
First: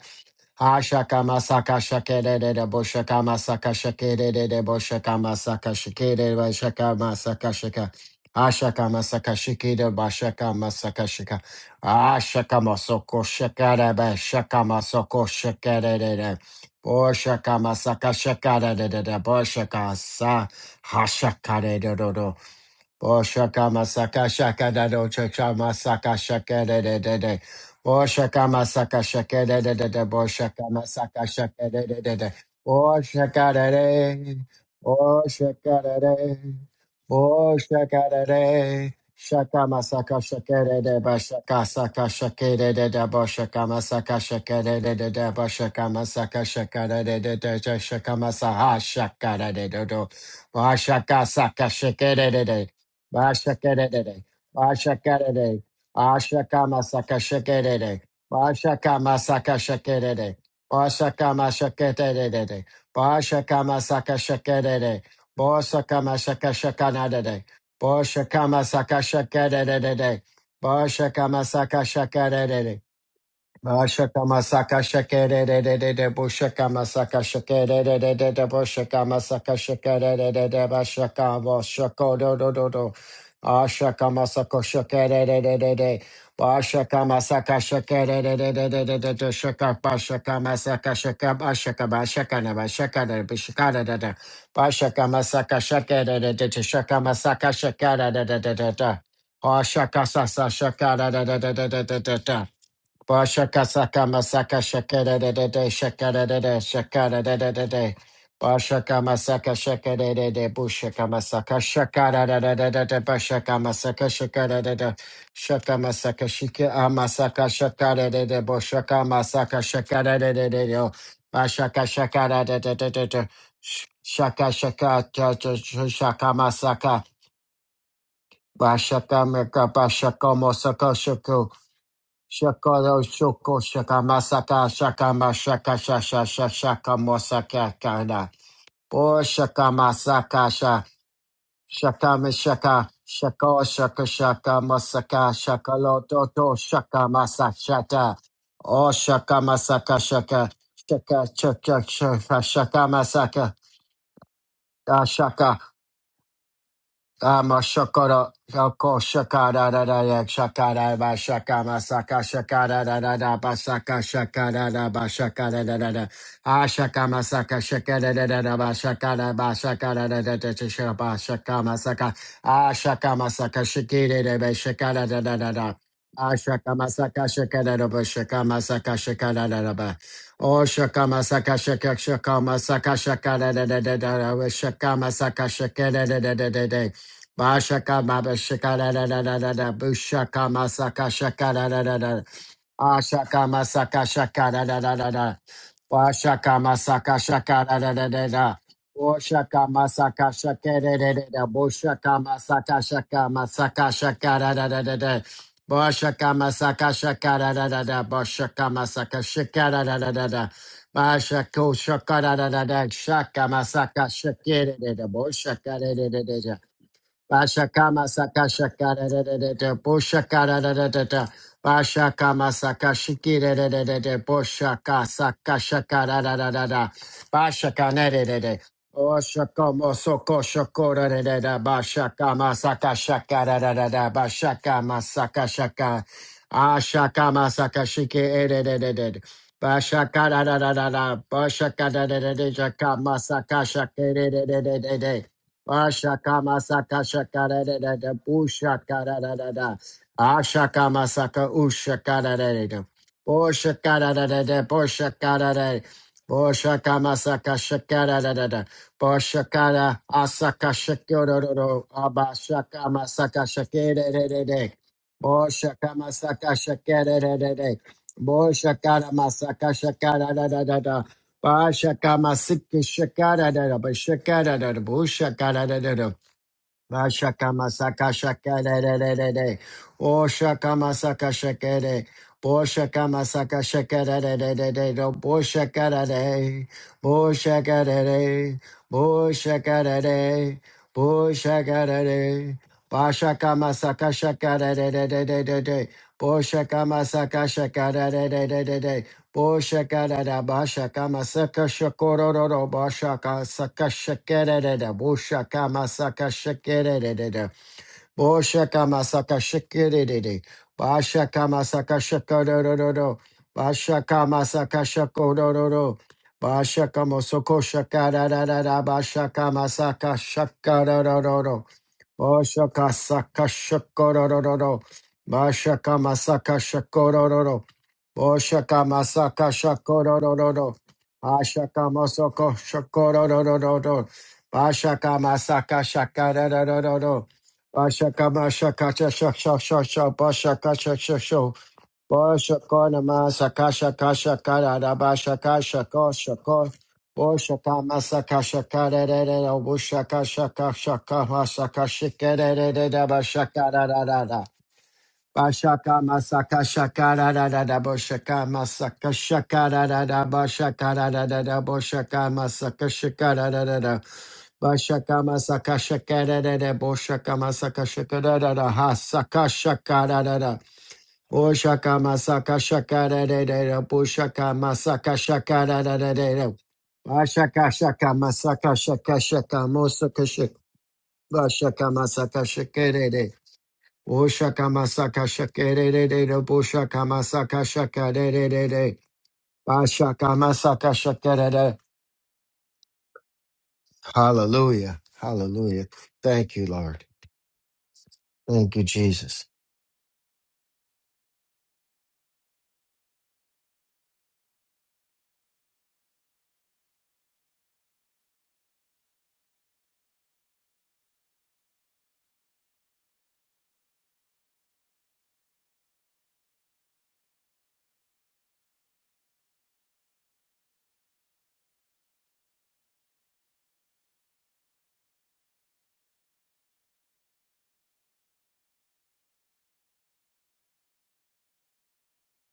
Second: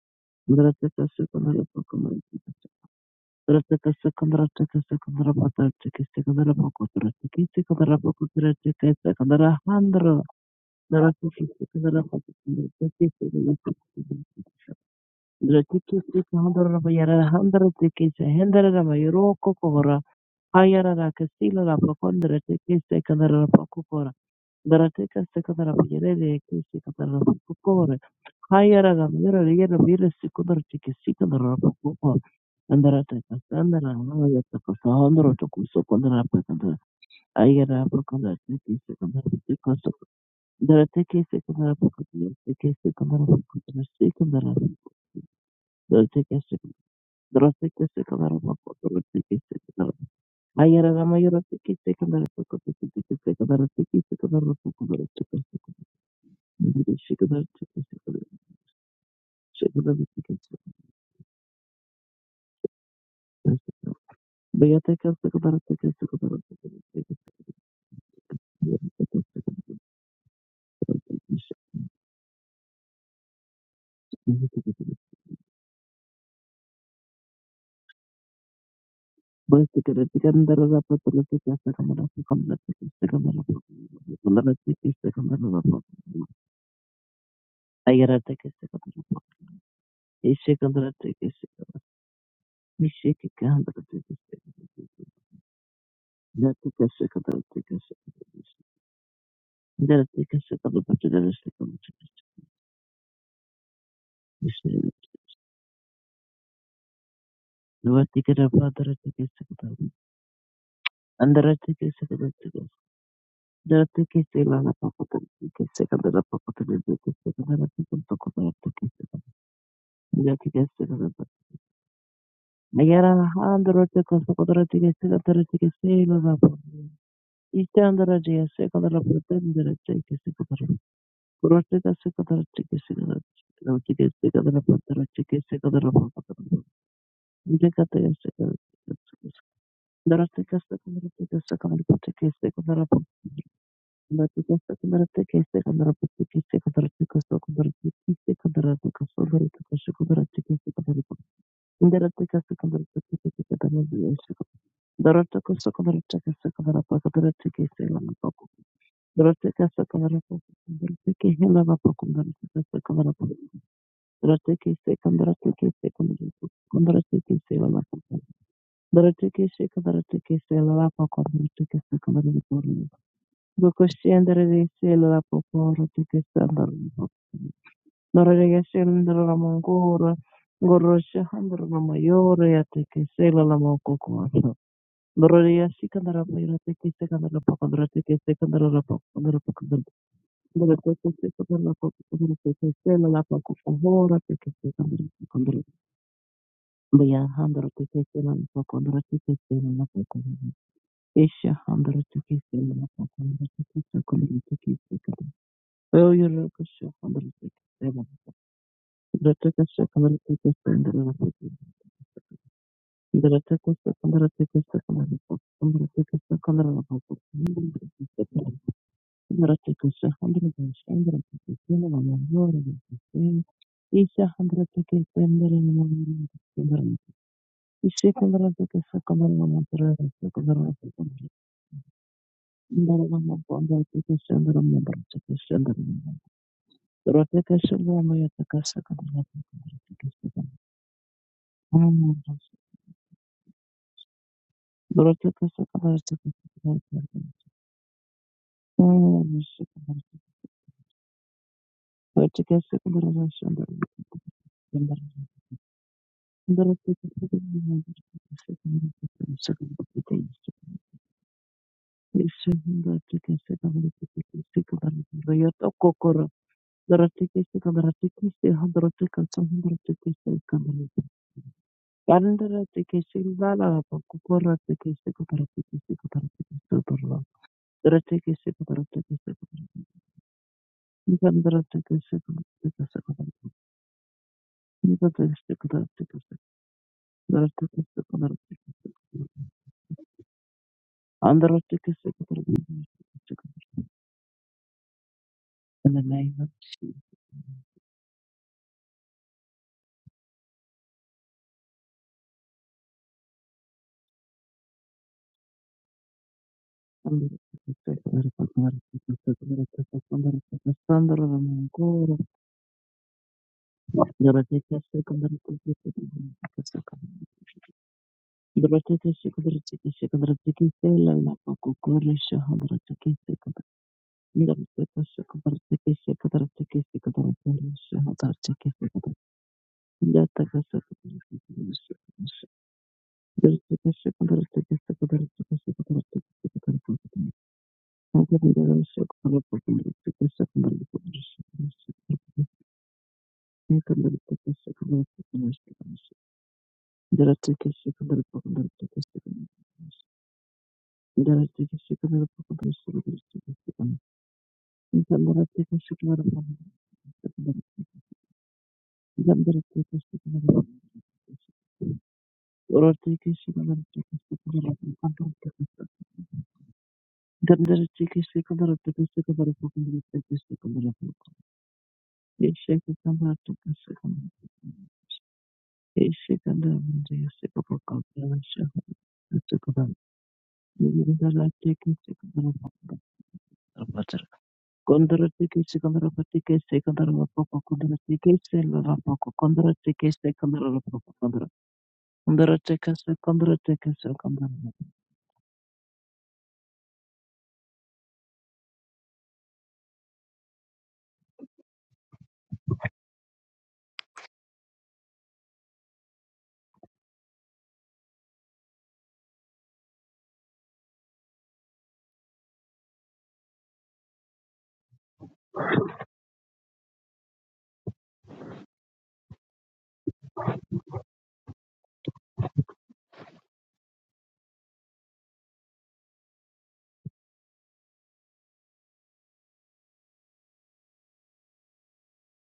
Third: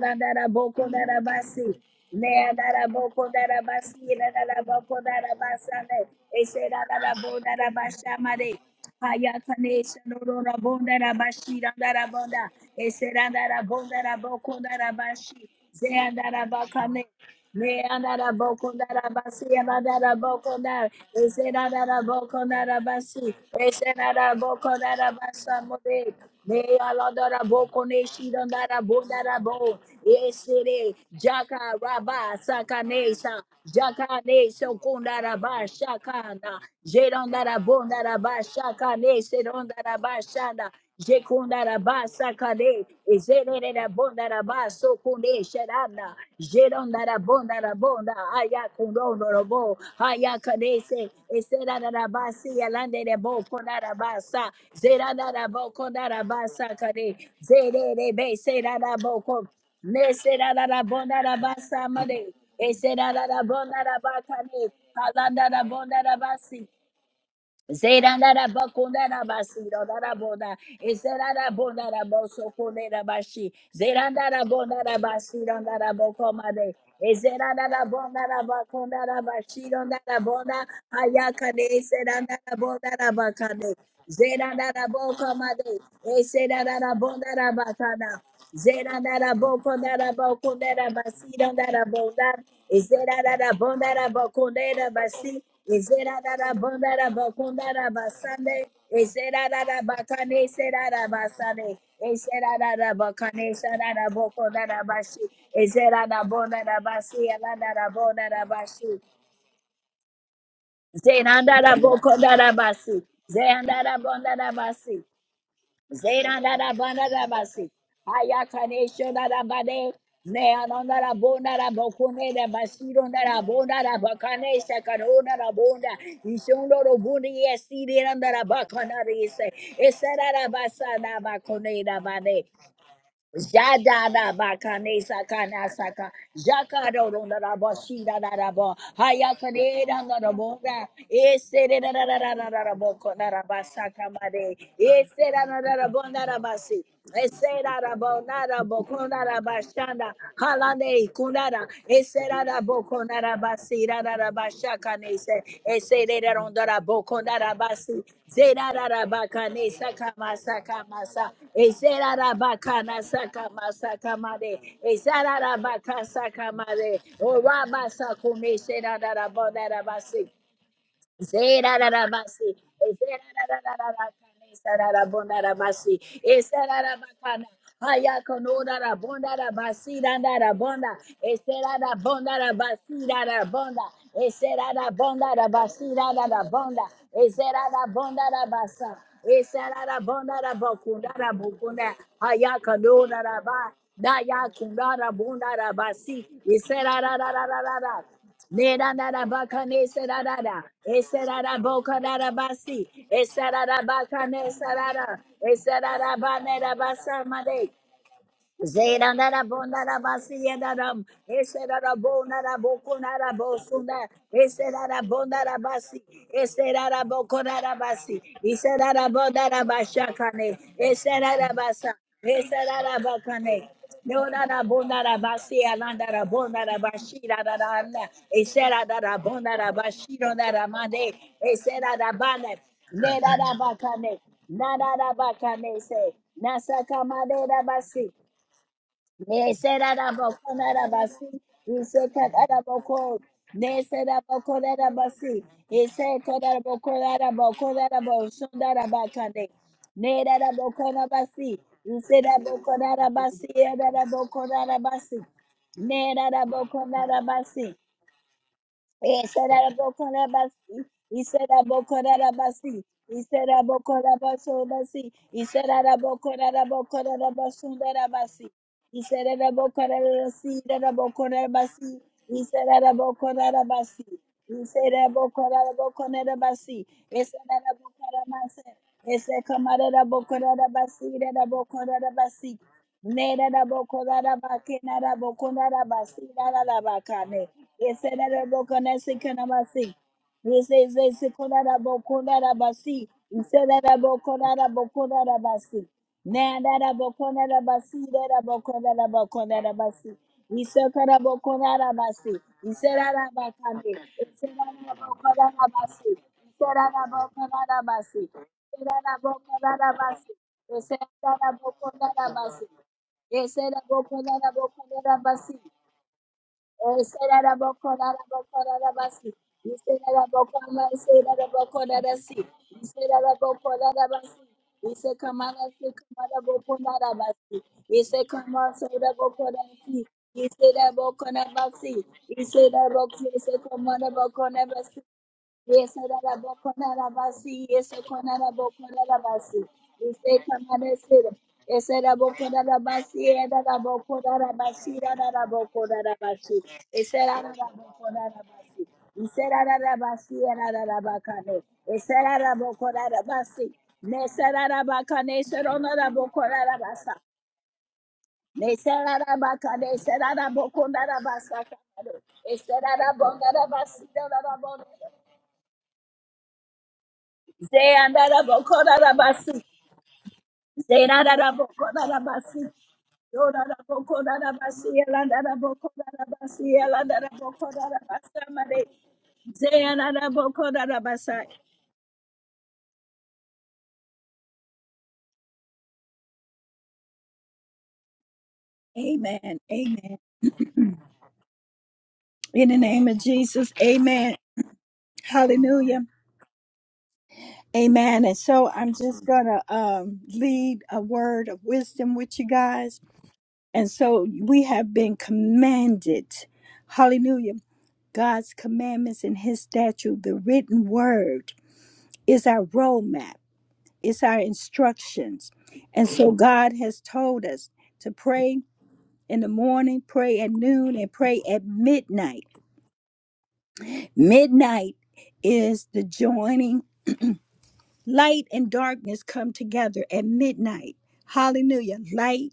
B: Ashaka masaka shakere de de boshaka masaka shakere de de boshaka masaka shakere de boshaka masaka shaka. Ashaka masaka
A: Hayakane
B: shakere
A: shanoro
B: bashaka
A: rabonda
B: masaka shaka.
A: rabashira
C: that
A: darabonda
B: Ashaka
C: are
B: masoko
A: Eserandara
B: shakere ba
A: bondara
B: shaka
C: possible.
A: bokundara
B: masoko
A: bashi.
B: shakere
C: Dratikis
B: de de.
A: Zeandara
C: Handaraba
A: bakane.
C: Yara
B: Boshaka masaka
C: Handaratikis
A: Meandara
B: shakere de
C: Hendaraba
B: de
A: bokundara
B: de
A: basi.
C: Yoroko
B: boshaka
C: Kora
A: Yandara
B: sa
A: bokundara.
C: Hayarara Castilla La
B: hashakare de
A: Eserandara
B: do
C: Pacondra
A: bokundara
C: Tikis
B: Oh
A: basi.
C: Secondara
B: shaka
C: Pacora
B: masaka
A: Eserandara
B: shaka da do
A: bokundara
C: Dratika
B: shaka
A: basa
C: Secondara
A: mode.
B: masaka
C: Yere
B: shaka da da da
C: Kisikandara
B: da.
A: Mealandara
C: Pacora
B: Oh
A: bokone
B: shaka
A: shirandara
B: masaka
C: Hayarara
A: bondara
B: shaka
C: Mira
B: da da
C: Yera
A: bo.
B: da da.
C: Vira
B: Oh
C: Secondara
B: shaka
C: Tikis
A: Esere.
B: masaka
C: Secondara
B: shaka
A: Jaka
B: da da da
C: Pacora
B: da.
A: raba
B: Oh
C: Andarateka
A: sakanesa.
B: shaka da da.
C: Sandara
A: Jaka ne
C: Yataka
B: Oh
C: Sandra
A: sokundara
B: shaka
C: Tokuso
B: da
C: Condra
B: da.
A: bashakana.
C: Pacandra
B: Oh
A: Jerandara
C: Ayara
B: shaka
A: bondara
B: da
C: Pacandra Tikis
B: da.
A: bashakane.
C: Secondara
B: Shaka
C: Tikoso
A: Serandara
B: masaka shaka
A: bashana.
B: da da ba
C: Dratikis
A: Jekunda
B: shaka
C: Secondara
A: raba
B: saka
C: Pacandra
B: shaka da
C: Tikis
A: sakade,
B: da da
C: Secondara
B: ba shaka
A: izerere
C: Pacandra
B: masaka
A: rabonda
C: Secondara
B: shaka
A: raba
B: da da da da
A: sokunde
B: ba shaka
A: sharanda,
B: masaka
C: Dratika
B: shaka da
A: jeronda
B: da da
A: rabonda
C: Ayerate
B: da
A: rabonda,
B: shaka masaha
A: ayakundono
B: shaka da da
A: robo,
B: da da. Oh
A: ayakadese,
B: shaka saka
A: esera
B: shaka da da
A: rabasi
B: da.
A: yalande rebo konda
B: Bashakarede,
A: rabasa, zerada
B: Bashakarede,
A: rabo konda rabasa
B: Ashakama
A: kade,
B: Sakashakarede,
A: zerere be sera
B: Bashakama
A: rabo kon,
B: Sakashakarede,
A: nesera rabonda
B: Bashakama
A: rabasa made,
B: Shakatarede,
A: esera
B: Bashakama
A: rabonda rabakane,
B: Sakashakarede,
A: alanda rabonda
B: Bosakama
A: rabasi,
B: Sakashakanade, Boshakama Sakashakarede,
A: Zerandarabakundarabasidodaraboda.
B: Boshakama Sakashakarede,
A: Ezerandarabondarabosokoderabashi.
B: Mashaka masaka shaka de de de de de boshaka
A: Zerandarabondarabasidodarabokomade.
B: masaka shaka de de de de de boshaka masaka shaka de de de
A: Ezerandarabondarabakundarabasidodaraboda.
B: de bashaka
A: Ayakade,
B: boshaka do do do do
A: ezerandarabondarabakade.
B: ashaka masaka shaka de de de
A: Zerandarabokomade.
B: de bashaka masaka shaka
A: Ezerandarabondarabakada.
B: de de
C: que
B: de
C: se
B: de de de de
C: contra.
B: shaka bashaka
C: Ishe contra
B: masaka
C: te que
B: shaka
C: se.
B: bashaka
A: Zerandarabokondarabakundarabasidodarabonda.
B: bashaka na bashaka
C: Andra
B: na bashaka da da da bashaka
A: Ezerandarabondarabakundabasi.
B: masaka shaka de
A: Ezera
B: de
A: da
B: de
A: da
B: de
A: bonda
B: shaka
A: da
B: masaka
A: bakunda da
B: shaka da da da da
A: basande.
B: da da
A: Ezera da da
B: ashaka
A: bakane
B: sasa
A: ezera
B: shaka
A: da
B: da da da da da
A: basande.
B: da da da
A: Ezera da da bakane
B: Bashaka
A: ezera
B: saka
A: da
B: masaka
A: bakunda da
B: shaka da
A: bashi.
B: da da da
A: Ezera
B: shaka
A: da
B: da da da
A: bonda da
B: shaka
A: basi
B: da da da da
A: ezera da bonda da bashi.
B: Bashaka masaka shaka da da da bushaka masaka
A: Zeranda da
B: shaka da
A: bakunda
B: da
A: da
B: da da da
A: basi.
B: bashaka
A: Zeranda da
B: masaka
A: bonda
B: shaka
A: da
B: da da
A: basi.
B: shaka masaka
A: Zera da da
B: shika ah,
A: ba da da ba
B: masaka
A: si.
B: shaka da da da
A: Ayaka ne sho da da
B: masaka
A: ba de.
B: shaka da da da
A: Ne
B: da
A: ananda da da bo da da
B: bashaka
A: bo ko
B: shaka
A: ne
B: da
A: da
B: da
A: ba
B: da da
A: si
B: da
A: ro da
B: da
A: da bo da da ba ka
B: shaka
A: ne sha ka
B: shaka
A: da da bo
B: shaka
A: ro ro
B: masaka
A: bo e si da da ba ka na
B: bashaka
A: re se.
B: meka
A: E se da
B: bashaka
A: da ba
B: masaka
A: da
B: shaka.
A: ba
C: Kuroteka
A: da ba
C: sekadara
A: de.
C: teke
B: Shakoro
C: sekadara
B: shoko shaka
C: teke
A: Jadada
C: sekadara
B: masaka
A: bakane
C: patara
B: shaka
C: teke
A: sakana
B: mashaka
C: sekadara
A: saka
B: shasha
C: patara teke
B: shaka
A: jakado ronda
B: mosaka
A: raba
C: sekadara
A: shida
B: kana.
A: da
C: sekadara
A: raba
B: O
C: teke
B: shaka
A: hayakane ranga
B: masaka sha
A: rabonga
C: sekadara teke
A: ese da
C: sekadara
A: da
B: shaka
A: da
C: pateke
A: da da da
C: sekadara
B: mashaka
A: raba kona
C: patara
A: raba
B: shaka shaka
A: saka
C: teke
A: mare
B: shaka
C: sekadara
A: ese
B: masaka
C: teke
A: da da da
B: shaka
C: sekadara
A: raba
B: loto
A: na
C: pateke
B: to
A: raba si
C: sekadara
B: shaka
C: teke
A: ese
C: sekadara
A: da
B: masashata.
A: raba na raba
B: O
C: teke
A: kona
B: shaka
C: sekadara teke sekadara
A: raba
C: teke
B: masaka
A: shanda
C: sekadara
B: shaka
C: teke sekadara
A: halane
B: shaka
A: kunara
B: shaka
C: indara teke
B: shaka
A: Eserada
C: sekadara
B: shaka
A: boko
C: teke teke
B: masaka.
C: sekadara
A: narabasi,
C: teke
A: rarabashaka
C: dara
A: nese.
C: teke sekadara teke
A: Eserera rondora
C: sekadara
A: boko
C: patara
B: Ama
C: teke sekadara
A: narabasi.
B: shakara
C: patara
B: shako
A: Zerara
C: dara teke
B: shakara
A: bakane
B: da da
C: sekadara
A: saka
B: da
A: masaka
B: shakara ba
A: masa.
B: shaka
C: patara
B: masaka
A: Eserara
C: teke
B: shakara da
A: bakana
C: sekadara
B: da da
C: patara
A: saka
B: ba saka
A: masaka made.
B: shakara
C: Rateke
B: da ba
C: sekandara
A: Esarara
B: shakara
C: teke
B: da da
A: baka
B: da
C: sekandara
A: saka
B: ah
A: made.
C: sekandara
B: shaka
C: teke
B: masaka
C: selala
A: Oraba
B: shakara da
C: pakandara.
B: da da
A: sakume
B: ba
A: serada
B: shakara
C: Rateke
B: ba
C: sekandara
B: shakara da
A: rabonarabasi.
B: da
C: teke
B: da
C: selala
B: shaka ba
C: pakandara
B: shaka
C: teke
B: masaka
C: sekandara
A: Zerarabasi.
B: ah
C: pakandara.
B: shaka masaka shakira da
C: Bukoshendara
A: Zerarabakane,
B: ba
C: de
B: shakara da
C: selala
B: da da da
C: pakandara
A: sararabondarabasi.
C: teke
B: ah shaka
C: sekandara
B: masaka
A: Esararabakana.
C: pakandara.
B: shakara da ba shaka
C: Norega
B: masaka
C: shendara
B: shakara da da
A: Hayakonorarabondarabasi,
B: ba
C: ramangora.
B: Oh
A: randarabonda.
B: shaka
C: Gorosha
B: masaka
C: handara
B: shaka shaka
C: ramayore ya
B: masaka
A: Esararabondarabasi,
B: shakara
C: selala
B: da da
A: rarabonda.
B: da
C: makokora.
B: da shaka masaka
C: Norega
A: Esararabondarabasi,
B: shakara da
C: sekandara
B: da
C: pakandara
B: da
A: rarabonda.
B: da
C: teke sekandara pakandara
B: Bashaka
C: teke
B: Maba
C: sekandara
B: Shaka
A: Esararabondarabasa.
B: da da da da
C: pakandara
B: da da Bushaka Masaka
C: Rateke
B: Shaka da
C: sekandara
B: da
A: Esararabondarabakundarabunkunda.
B: da da
C: pakandara teke selala
B: Ashaka
A: Hayakonoraraba.
B: Masaka
C: pakandara
B: Shaka
C: teke
B: da da da
C: sekandara
B: da da
C: pakandara.
A: Dayakundarabunndarabasi.
B: Bashaka Masaka
C: Baya
B: Shaka
C: handle
B: da
C: to
B: da
C: case
B: da
A: Esarararararara.
B: da
C: and
B: da
A: Nera
C: Pokondra
A: da
C: to
A: da
C: case
A: baka
B: Boshaka
C: in the
A: ne sera
B: Masaka
A: da
C: Pokon.
A: da,
B: Shaka da da da
A: esera
B: da
A: da
C: Isha
B: Boshaka
A: boka
C: handle
A: da
C: to
A: da
C: case in
B: Masaka
A: basi,
C: the
A: Nedanadabakanesidarada, esedarabokadadabasi,
B: Shaka
C: Pokondra to case
B: Masaka
C: a
B: Shaka da da da da
A: esadadabakanesidarada,
B: da
C: Oh, you
B: Boshaka
C: look a
B: Masaka
C: shop under
A: esadadabanedabasa
C: the
B: Shaka
C: case
B: da da da da
C: seven.
B: Boshaka
A: Zera
B: Masaka
A: na
C: The
A: ra bo
C: Taka
B: Shaka da
A: na
B: da
A: ra
B: da
C: secondary
A: ba
B: da
C: to
A: si
B: da
C: case
A: ya na
C: and the
A: ra m.
C: Lapu.
A: Ese
B: Bashako
A: ra ra
B: Shaka
A: bo
B: da
A: na
B: da
A: ra
B: da
A: bo
B: da
A: ko na
C: The
A: ra
B: Shaka
A: bo
C: Taka
A: su na.
B: Masaka
C: secondary to
B: Shaka
C: case
A: Ese
B: da
C: the
A: ra
B: da
A: ra
B: da
C: Kamala
A: bo na ra
B: Boshaka
A: ba
C: Pokondra
B: da
A: si.
C: to
B: da
C: case the
B: da da
A: Ese
C: Kamala
A: ra ra bo ko
C: Pokondra to
B: Bashakama
C: case
A: si.
C: the Kamala.
A: Ese ra
B: sakashaka da
A: ra
B: da da
C: The
A: na
B: da
A: ra
B: da
C: Taka
B: boshaka
C: secondary
A: ne.
B: da
C: to
B: da da
C: case
B: da
C: and
A: Ese
C: the Pokondra
B: da
A: ra ra ba sa.
C: to
A: Ese
B: Bashakama
A: ra ra ba ka
B: sakashiki da da
A: ne.
B: da da da
A: No
C: Isha
A: na ra
C: handle
A: bo
C: to
B: boshaka
A: na ra ba
C: and
A: si ya na
B: sakashaka
A: na
B: da
A: ra
B: da da
C: the
A: na
B: da
C: Lapu.
B: da Bashaka
C: Thank
B: na da da da
A: Ese ra ra na ra
B: Oshaka
A: ba shi
B: mosoko shoko da
A: ne.
B: da da da
A: Ese ra ra
B: Bashakama
A: ne. Ne ra
B: sakashaka
A: ra
B: da da
A: ba
B: da da
A: Na ra
B: Bashakama
A: ra se.
B: sakashaka
A: Na sa ka
B: Ashakama
A: si.
B: sakashiki da da da da da
A: Ne será da serada
B: Bashaka da da da da
A: bokonada
B: da
A: basi.
B: Bashaka da
A: Ise
B: da da
A: kada
B: da
A: da
B: Shaka
A: boko. Ne
B: masakashaka
A: será serada
B: da da da
A: bokonada
B: da da
A: basi. Ise
B: Ashaka
A: kakada
B: masaka
A: bokonada
B: shaka da da da
A: bokonada
B: da
A: bosundada
B: bushaka da da
A: bakande.
B: da da
A: Ne da dada
B: Ashaka
A: bokona
B: masaka
A: basi.
B: ushaka
A: Ise
B: da da
A: dada
B: da da
A: bokonada basi. E da
B: Boshaka
A: dada
B: da da
C: you.
B: da da
A: bokonada basi.
B: Boshaka
A: Ne da dada bokonada
B: masaka
A: basi.
B: shaka da da da da
A: Ise
B: Boshaka
A: dada
B: da
A: bokonada
B: asaka
A: basi.
B: shaka
A: Ise
B: da da
A: dada
B: da
A: bokonada basi.
B: Abashaka
A: Ise
B: masaka
A: dada
B: shaka da
A: bokonada
B: da da da
A: basi. Ise
B: Boshaka
A: dada
B: masaka
A: bokonada
B: shaka da
A: bokonada
B: da da
C: Dorotekesi
B: da
A: bosundada
C: kandarotekesi
A: basi. He
B: Boshaka
A: said
C: handorotekasa
A: that
B: masaka
A: about
B: shaka
A: Canada
C: handorotekesi
B: da
A: see
B: da da
A: that
B: da
C: kandarote.
A: about Canada
B: Ba
A: see.
B: shaka
A: He said that
B: masika
A: about
C: Yandarotekesi
B: shaka da
A: Canada
B: da da ba
C: lalaba
A: see.
B: shaka da
A: He
B: da da
A: said
B: bo
C: kukorotekesi
A: that about
B: shaka da
A: Canada
B: da da
C: kandarotekesi
A: about Canada
C: kandarotekesi
A: see.
B: ba
C: kandarwa.
A: He said
B: shaka
A: that about
B: masaka
C: Dorotekesi
A: Canada
B: shaka
A: see.
B: da da da
A: He
B: da
C: kandarotekesi
A: said
B: da
A: come out
C: kandarwa.
A: of
B: o
A: about Canada
B: shaka
A: see
B: masaka
A: that about
B: shaka da
C: Yandarotekesi
A: Canada see.
B: bo
C: kandarotekesi
B: shaka
A: Ne da
C: kandarwa.
B: masaka
A: da boko
B: shaka da
A: da da
B: da da
A: ba
B: da
A: ke
B: da
A: na
B: da
A: da
B: bo
A: boko
C: Yandarotekesi
A: na da
B: shaka
A: ba
B: da
C: kandarotekesi
B: da
A: that about
B: bo
A: Canada
C: dorotekesi
B: shaka da
A: see that da Canada see that about Canada. He said that
B: da
A: about
C: kandarotekesi.
A: Canada see
B: bo
A: Canada
B: shaka
A: see.
B: da da
A: He says, "He
B: bo
A: said, Konada
B: shaka
A: bo
B: da
C: Yandarotekesi
B: da
A: konada basi."
B: ba
C: kandarotekesi
A: He
B: shaka
C: kandarwa.
B: masaka shaka da da da da da da
A: basi."
B: da
C: In the name
B: bo
C: of
A: Now,
B: shaka
A: dada
C: Jesus.
A: bo
B: masaka
A: konada
B: shaka
A: basi,
B: da da
A: dada bo
B: da da da
A: konada bo
B: Boshaka
A: basi.
B: da da
A: He said,
B: bashaka
A: "Konada bo
B: masaka
A: konada basi."
B: shakororo
A: He said, "Dada
B: bashaka
A: ba
B: saka
A: kande." He said,
B: shakere da da
A: "Dada bo konada
B: boshaka
A: basi." He
B: masaka
A: said,
B: shakere
A: "Dada
B: da
C: Yandarotekesi
A: bo
B: da da
A: konada basi."
C: kandarotekesi
B: boshaka masaka shakere da da
C: kandarwa. Yandarotekesi kandarotekesi
A: He said,
B: bashaka
A: "Dada bo
B: masaka
C: kandarwa.
A: konada basi."
B: shakororo
A: He said, "Dada bo konada basi." He said, "Dada bo
B: bashaka
C: Gracias.
A: konada bo
B: masaka
A: basi."
B: shakororo
A: You
B: bashaka
A: say that
B: masoko
A: about
B: shakara da da da
A: Kodadabasi.
B: bashaka
A: You say
B: masaka
A: that about Kama, you say that
B: shakaroro
A: about Kodadasi. You
B: Oshaka
A: say that
B: saka
A: about Kodadabasi.
B: shakororo.
A: You say Kamala, say
B: Mashaka
A: Kamala
B: masaka
A: Bokonadabasi.
B: shakororo.
A: You say Kama,
B: Oshaka
A: say that about
B: masaka
A: Kodadasi. You say
B: shakororo.
A: that about
B: Ashaka
A: Konabasi. You
B: masoko
A: say
B: shakororo.
A: that about Kama,
B: Ashaka masaka
A: Yes, Arara Bokonara
B: shakaroro.
A: Basi, yes,
B: Ashaka
A: Okonara
B: mashaka
A: Bokonara Basi. We
B: shashashashasha.
A: say
B: Bashaka
A: Kamada Sida.
B: shashasho.
A: Yes, Arara Bokonara
B: Boshakona
A: Basi, Arara
B: sakasha kasha
A: Bokonara
B: kara
A: Basi,
B: rabasha
A: Arara
B: kasha
A: Bokonara
B: kosha
A: Basi.
B: ko
A: Yes,
C: Thank
A: Arara
B: Boshaka
A: Bokonara
B: masakasha
A: Basi.
B: kara
A: We say
B: rere
A: Arara
B: obushaka
A: Basi,
B: shaka
A: Arara
B: shaka
A: Bakane.
B: masaka
A: Yes,
B: shikere
A: Arara
B: rere
A: Bokonara Basi.
B: rabashaka
A: Yes,
B: rara
A: Arara Bakane, Sarona
B: Bashaka masaka shakara rara boshaka masaka shakara rara boshaka rara boshaka masaka shakara
A: Bokonara
B: rara
A: Basa.
B: Bashaka masaka shakara rere boshaka masaka shakara rara ha saka
A: Zeandaraboko-darabasi.
B: shakara Rada Oshaka masaka
A: Zeandaraboko-darabasi.
B: shaka da da da da bo
A: Yoraraboko-darabasi.
B: masaka shaka da da da da da
A: Elandaraboko-darabasi.
B: Ah, shaka masaka
A: Elandaraboko-darabasamade.
B: shaka shaka mosaka shaka
A: Zeandaraboko-darabasai.
B: Ba, masaka shaka da da
C: you.
B: Oh masaka shaka
C: Kondratikese
B: da da da da bo
C: kondratikese kondrapoko
B: masaka shaka da da
C: kondratikese
B: da da
C: lalapoko
A: Amen.
B: Ba,
A: Amen.
C: kondratikese
B: masaka
C: kondrapoko
B: shaka
C: kondra
B: da da
A: In the name
C: kondratikese
A: of Jesus.
C: kondratikese
A: Amen.
C: kondrapoko
B: Hallelujah Hallelujah
A: Hallelujah.
B: Thank you Lord
A: Amen. And so
B: Thank you
A: I'm just
B: Jesus
A: gonna um lead a word of wisdom with you guys. And so we have been commanded. Hallelujah God's commandments and his statute, the written word, is our roadmap, it's our instructions. And so God has told us to pray in the morning, pray at noon, and pray at midnight. Midnight is the joining. Light and darkness come together at midnight. Hallelujah. Light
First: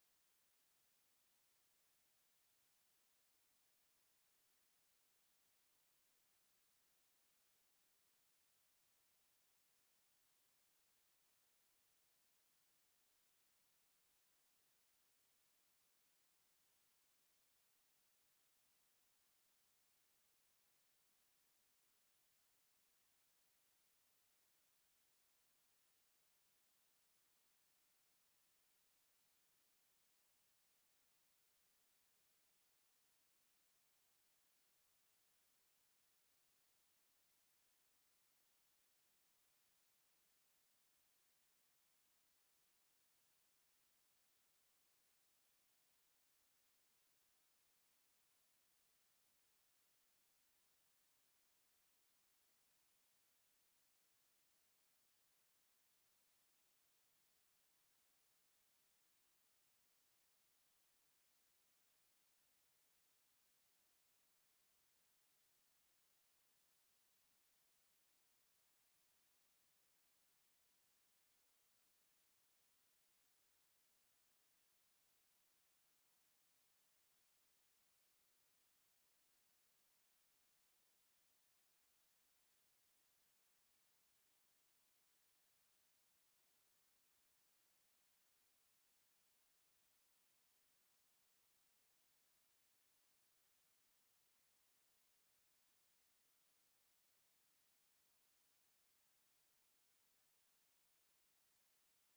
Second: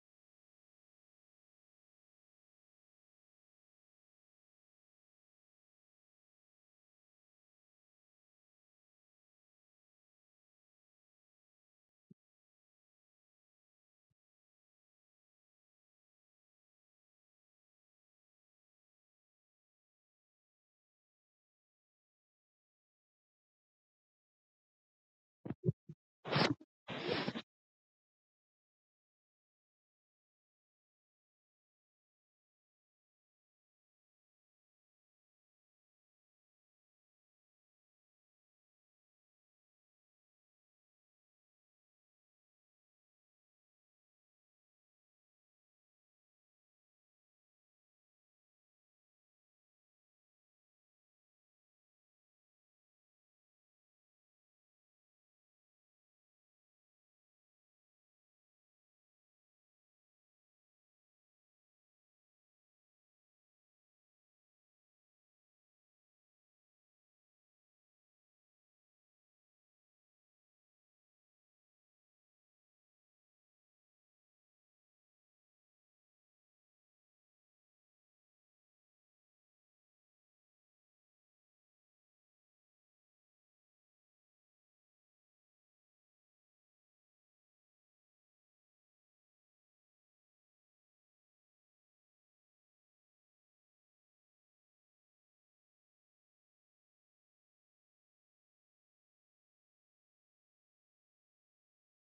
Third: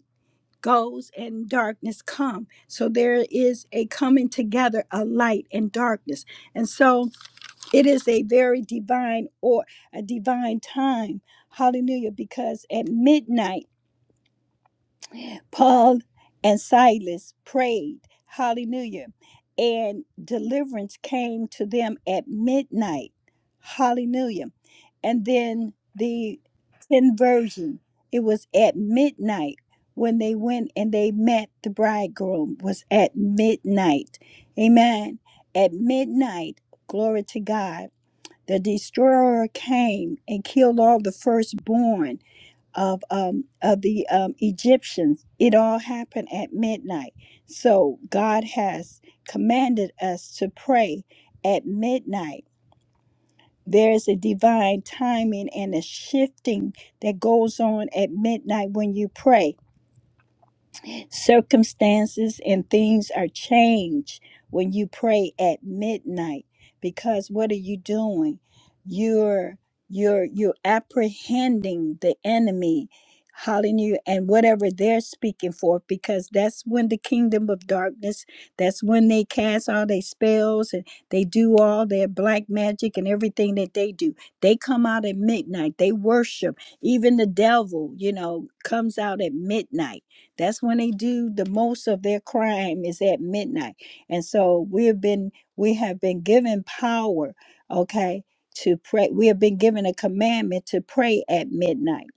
A: goes and darkness come. So there is a coming together of light and darkness. And so It is a very divine or a divine time. Hallelujah. Because at midnight, Paul and Silas prayed. Hallelujah. And deliverance came to them at midnight. Hallelujah. And then the conversion, it was at midnight when they went and they met the bridegroom was at midnight. Amen. At midnight, glory to God the destroyer came and killed all the firstborn of um, of the um, Egyptians. It all happened at midnight. So God has commanded us to pray at midnight. There is a divine timing and a shifting that goes on at midnight when you pray Circumstances and things are changed when you pray at midnight because what are you doing? You're you're you're apprehending the enemy. Hallelujah. And whatever they're speaking for, because that's when the kingdom of darkness, that's when they cast all their spells and they do all their black magic and everything that they do. They come out at midnight. They worship. Even the devil, you know, comes out at midnight that's when they do the most of their crime is at midnight. And so we have been we have been given power, okay, to pray. We have been given a commandment to pray at midnight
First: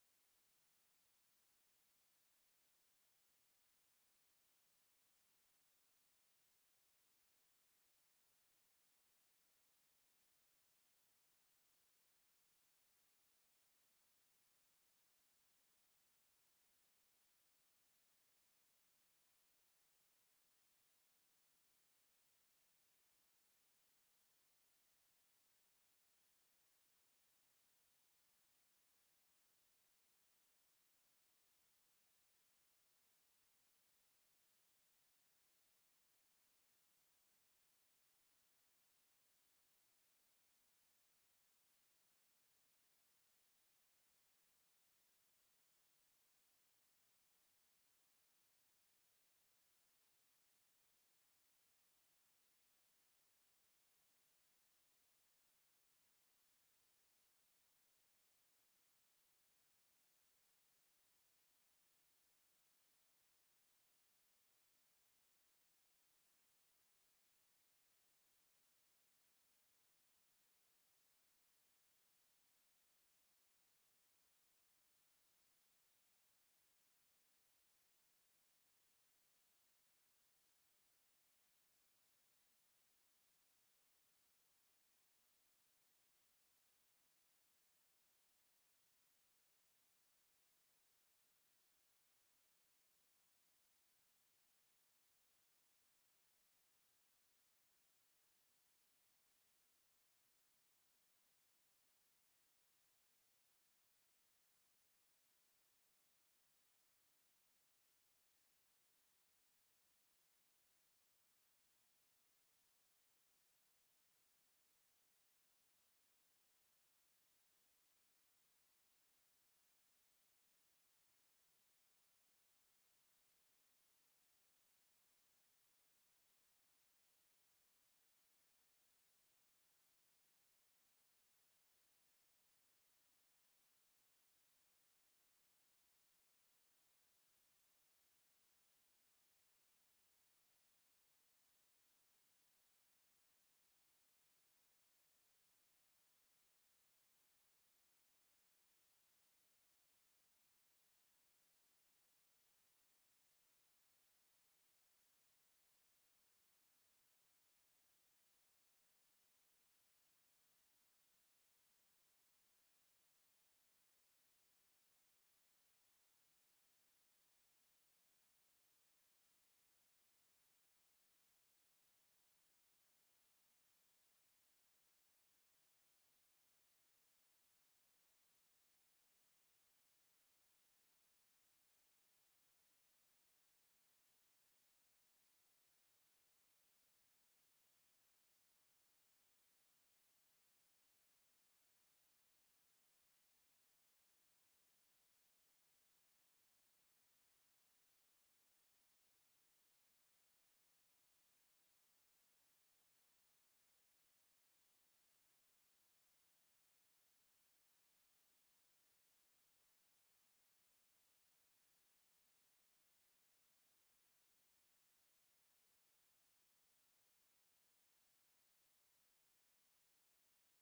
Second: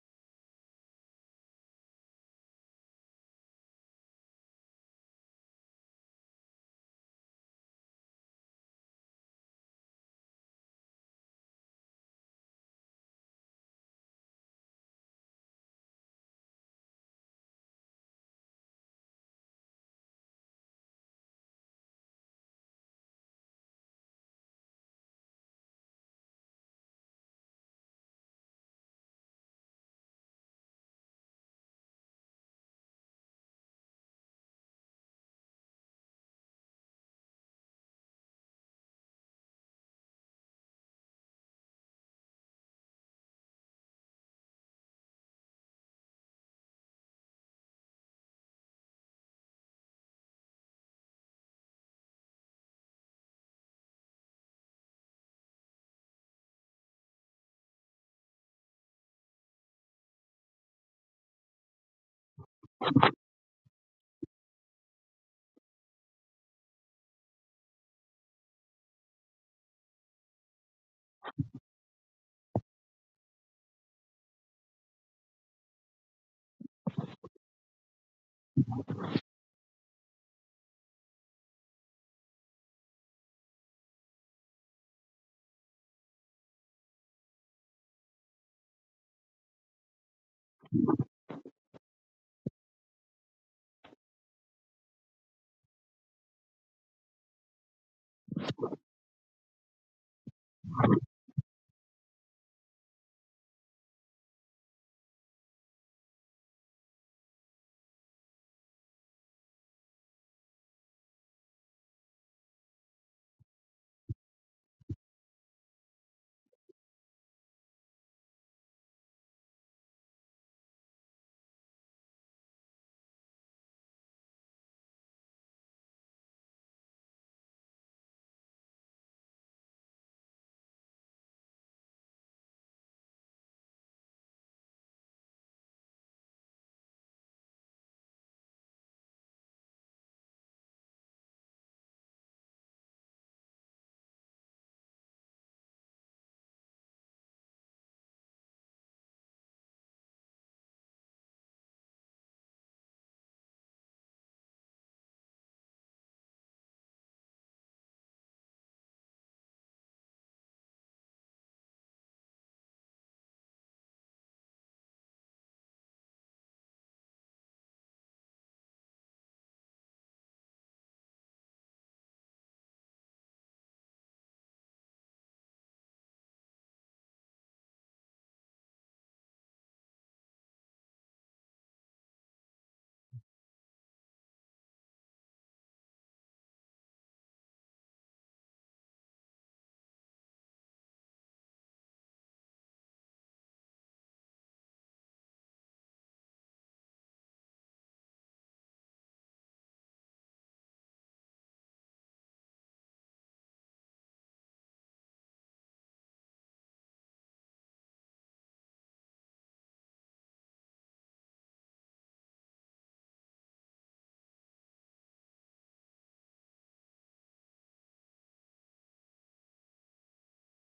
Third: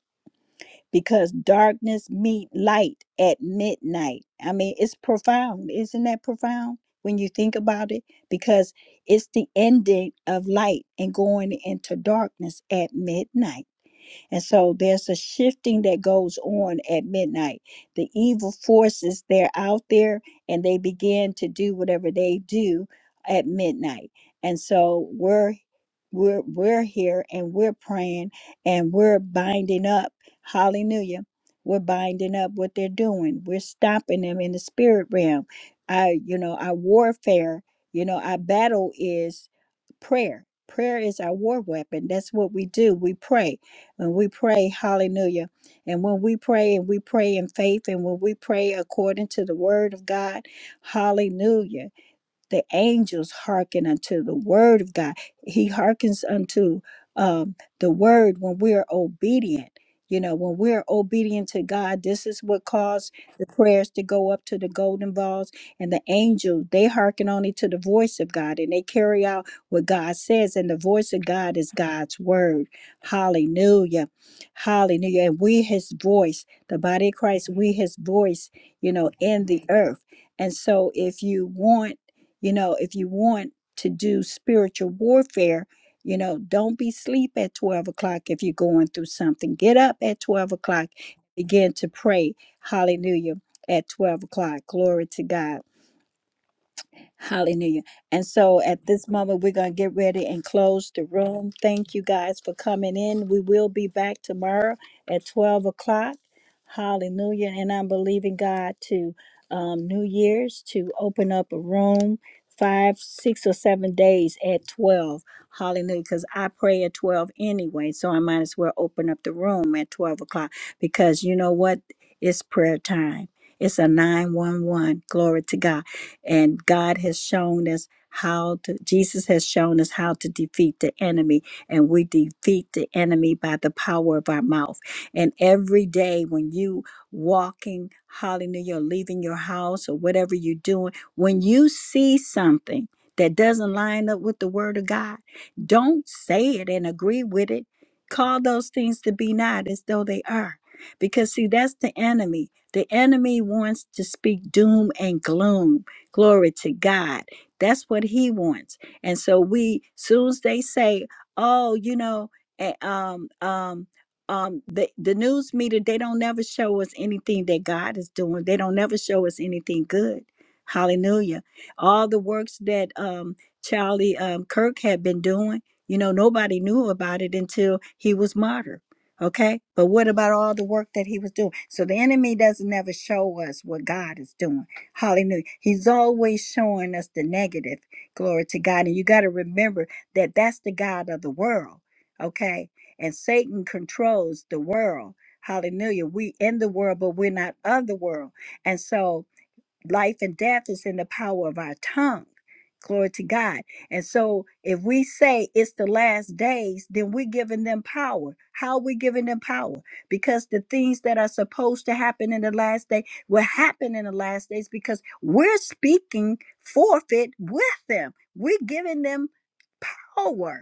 A: because darkness meet light at midnight. I mean, it's profound. Isn't that profound when you think about it? Because it's the ending of light and going into darkness at midnight. And so there's a shifting that goes on at midnight. The evil forces, they're out there and they begin to do whatever they do at midnight. And so we're we're we're here and we're praying and we're binding up hallelujah we're binding up what they're doing we're stopping them in the spirit realm i you know our warfare you know our battle is prayer prayer is our war weapon that's what we do we pray when we pray hallelujah and when we pray and we pray in faith and when we pray according to the word of god hallelujah the angels hearken unto the word of God. He hearkens unto um, the word when we're obedient. You know, when we're obedient to God, this is what caused the prayers to go up to the golden balls and the angels. They hearken only to the voice of God and they carry out what God says. And the voice of God is God's word. Hallelujah. Hallelujah. And we, his voice, the body of Christ, we, his voice, you know, in the earth. And so if you want, you know, if you want to do spiritual warfare, you know, don't be sleep at 12 o'clock if you're going through something. Get up at 12 o'clock, begin to pray. Hallelujah. At 12 o'clock. Glory to God. Hallelujah. And so at this moment, we're going to get ready and close the room. Thank you guys for coming in. We will be back tomorrow at 12 o'clock. Hallelujah. And I'm believing God to um, New Year's to open up a room five, six, or seven days at 12. Hallelujah. Because I pray at 12 anyway. So I might as well open up the room at 12 o'clock because you know what? It's prayer time. It's a 911. Glory to God. And God has shown us how to, Jesus has shown us how to defeat the enemy. And we defeat the enemy by the power of our mouth. And every day when you walking, hallelujah, or leaving your house or whatever you're doing, when you see something that doesn't line up with the word of God, don't say it and agree with it. Call those things to be not as though they are. Because, see, that's the enemy. The enemy wants to speak doom and gloom Glory to God. That's what he wants. And so we, soon as they say, oh, you know, eh, um, um, um, the, the news media, they don't never show us anything that God is doing. They don't never show us anything good. Hallelujah. All the works that um, Charlie um, Kirk had been doing, you know, nobody knew about it until he was martyred. Okay. But what about all the work that he was doing? So the enemy doesn't never show us what God is doing. Hallelujah. He's always showing us the negative. Glory to God. And you got to remember that that's the God of the world. Okay. And Satan controls the world. Hallelujah. We in the world, but we're not of the world. And so, life and death is in the power of our tongue. Glory to God. And so if we say it's the last days, then we're giving them power. How are we giving them power? Because the things that are supposed to happen in the last day will happen in the last days because we're speaking forfeit with them. We're giving them power.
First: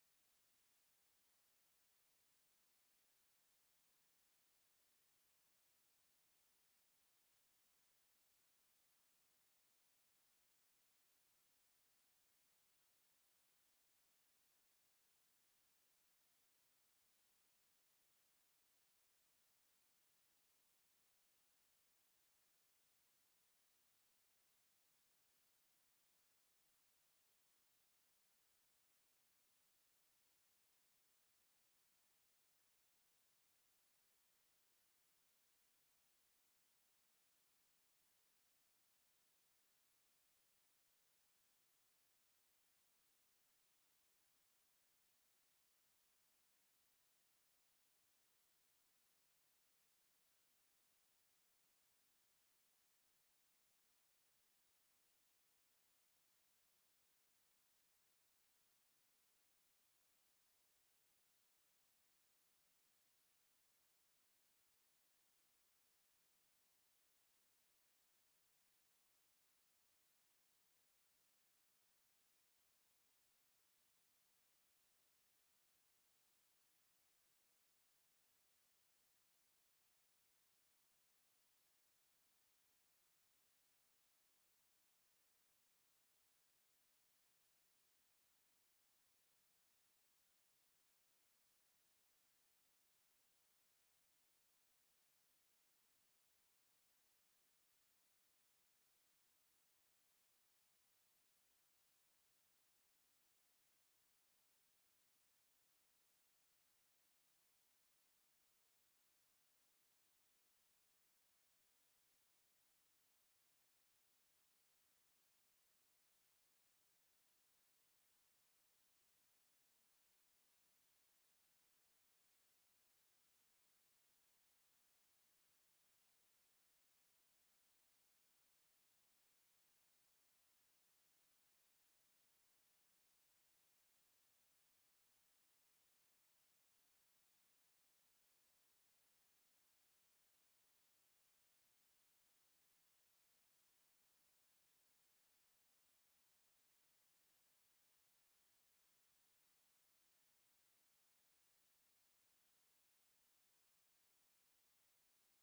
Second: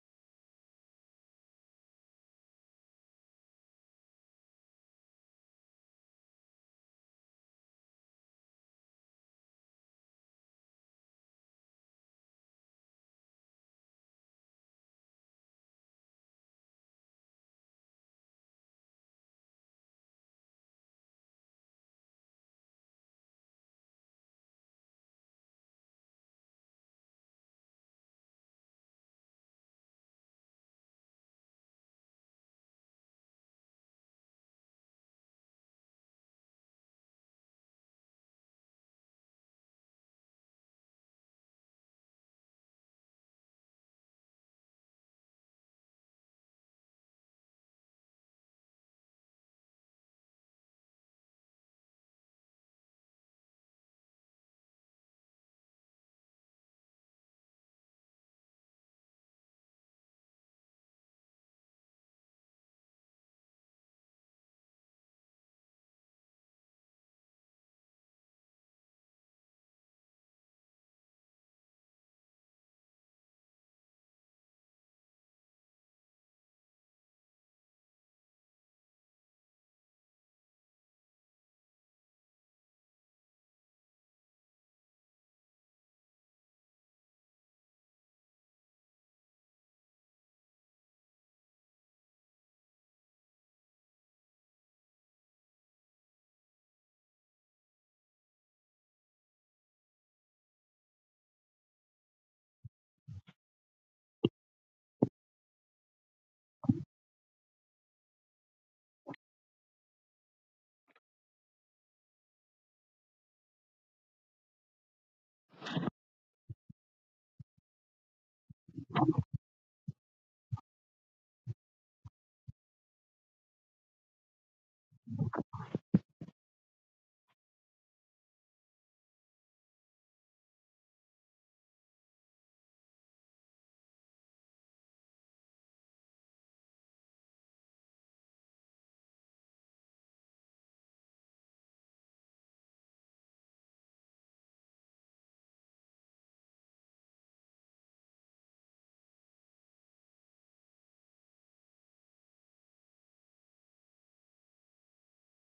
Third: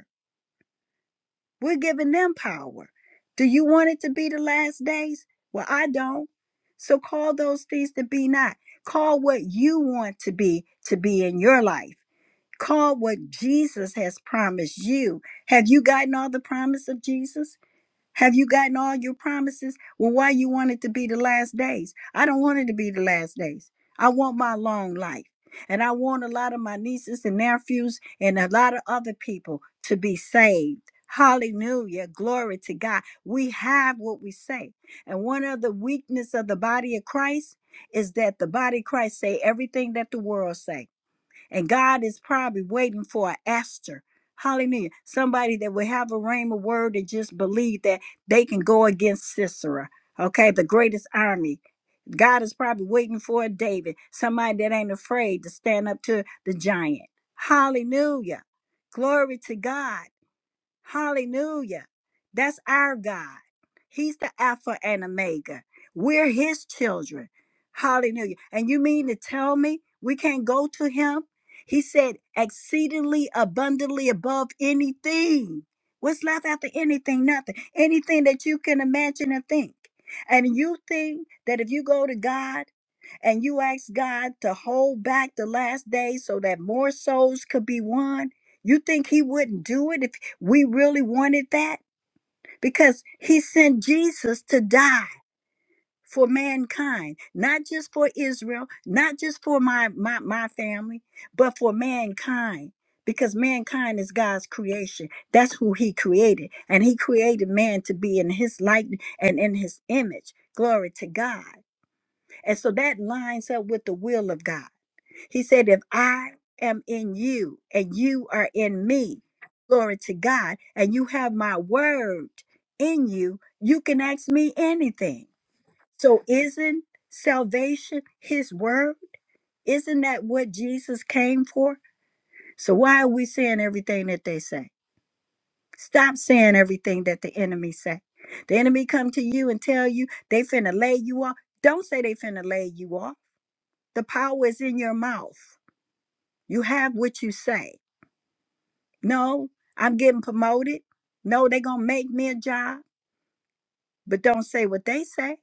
A: We're giving them power. Do you want it to be the last days? Well, I don't. So call those things to be not. Call what you want to be to be in your life. Call what Jesus has promised you. Have you gotten all the promise of Jesus? Have you gotten all your promises? Well, why you want it to be the last days? I don't want it to be the last days. I want my long life. And I want a lot of my nieces and nephews and a lot of other people to be saved. Hallelujah. Glory to God. We have what we say. And one of the weakness of the body of Christ is that the body of Christ say everything that the world say. And God is probably waiting for an Esther. Hallelujah. Somebody that will have a rhema word and just believe that they can go against Sisera. Okay, the greatest army. God is probably waiting for a David, somebody that ain't afraid to stand up to the giant. Hallelujah. Glory to God. Hallelujah. That's our God. He's the Alpha and Omega. We're His children. Hallelujah. And you mean to tell me we can't go to Him? He said, exceedingly abundantly above anything. What's left after anything? Nothing. Anything that you can imagine and think. And you think that if you go to God and you ask God to hold back the last day so that more souls could be won, you think He wouldn't do it if we really wanted that because he sent Jesus to die for mankind, not just for Israel, not just for my, my, my family, but for mankind. Because mankind is God's creation. That's who he created. And he created man to be in his likeness and in his image. Glory to God. And so that lines up with the will of God. He said, If I am in you and you are in me, glory to God, and you have my word in you, you can ask me anything. So, isn't salvation his word? Isn't that what Jesus came for? So, why are we saying everything that they say? Stop saying everything that the enemy say. The enemy come to you and tell you they finna lay you off. Don't say they finna lay you off. The power is in your mouth. You have what you say. No, I'm getting promoted. No, they going to make me a job, but don't say what they say.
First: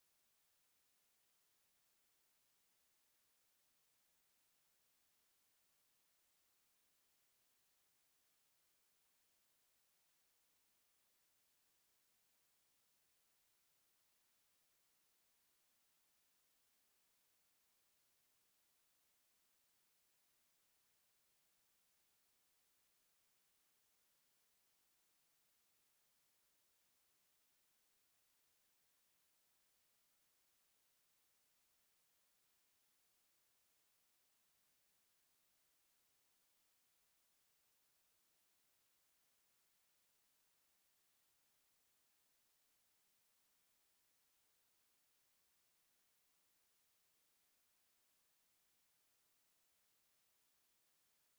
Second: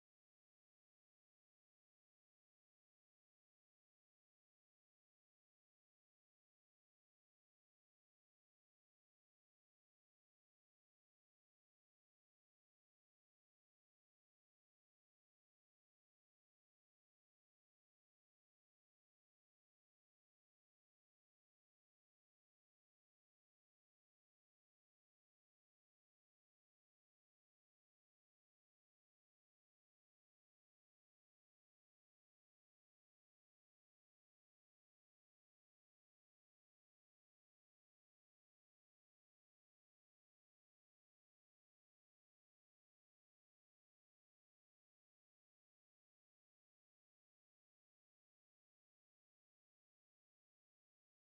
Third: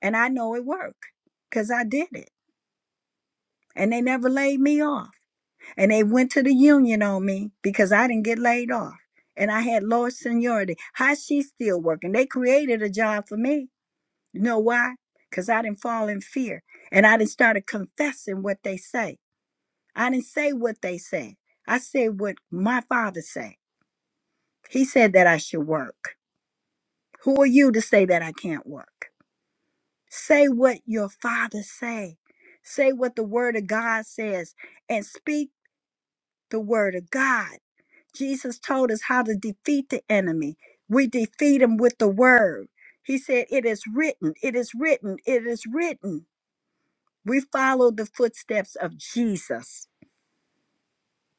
A: And I know it worked because I did it. And they never laid me off. And they went to the union on me because I didn't get laid off. And I had lower seniority. How she still working? They created a job for me. You know why? Because I didn't fall in fear. And I didn't start confessing what they say. I didn't say what they said. I said what my father said. He said that I should work. Who are you to say that I can't work? Say what your father say. Say what the word of God says and speak the word of God. Jesus told us how to defeat the enemy. We defeat him with the word. He said, It is written, it is written, it is written. We follow the footsteps of Jesus.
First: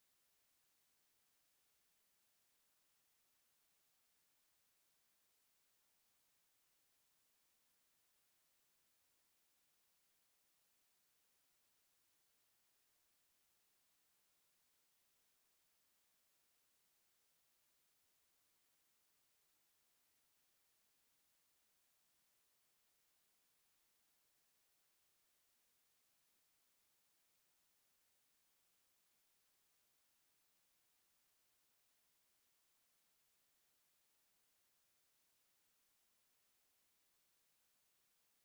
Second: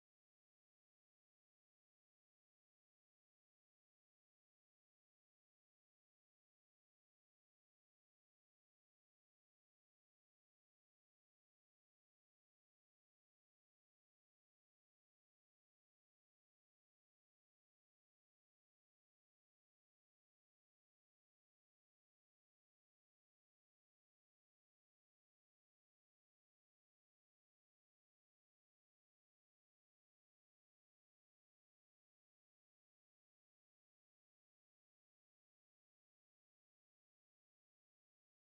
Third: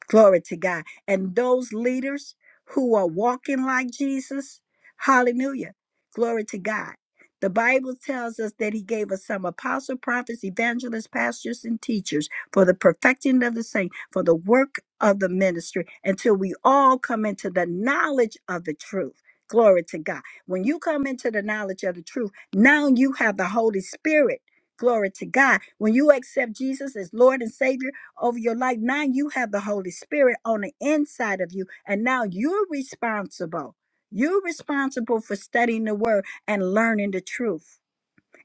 A: Glory to God. And those leaders who are walking like Jesus, hallelujah. Glory to God. The Bible tells us that he gave us some apostle, prophets, evangelists, pastors, and teachers for the perfecting of the saint, for the work of the ministry, until we all come into the knowledge of the truth. Glory to God. When you come into the knowledge of the truth, now you have the Holy Spirit. Glory to God. When you accept Jesus as Lord and Savior, over your life. Now you have the Holy Spirit on the inside of you, and now you're responsible. You're responsible for studying the Word and learning the truth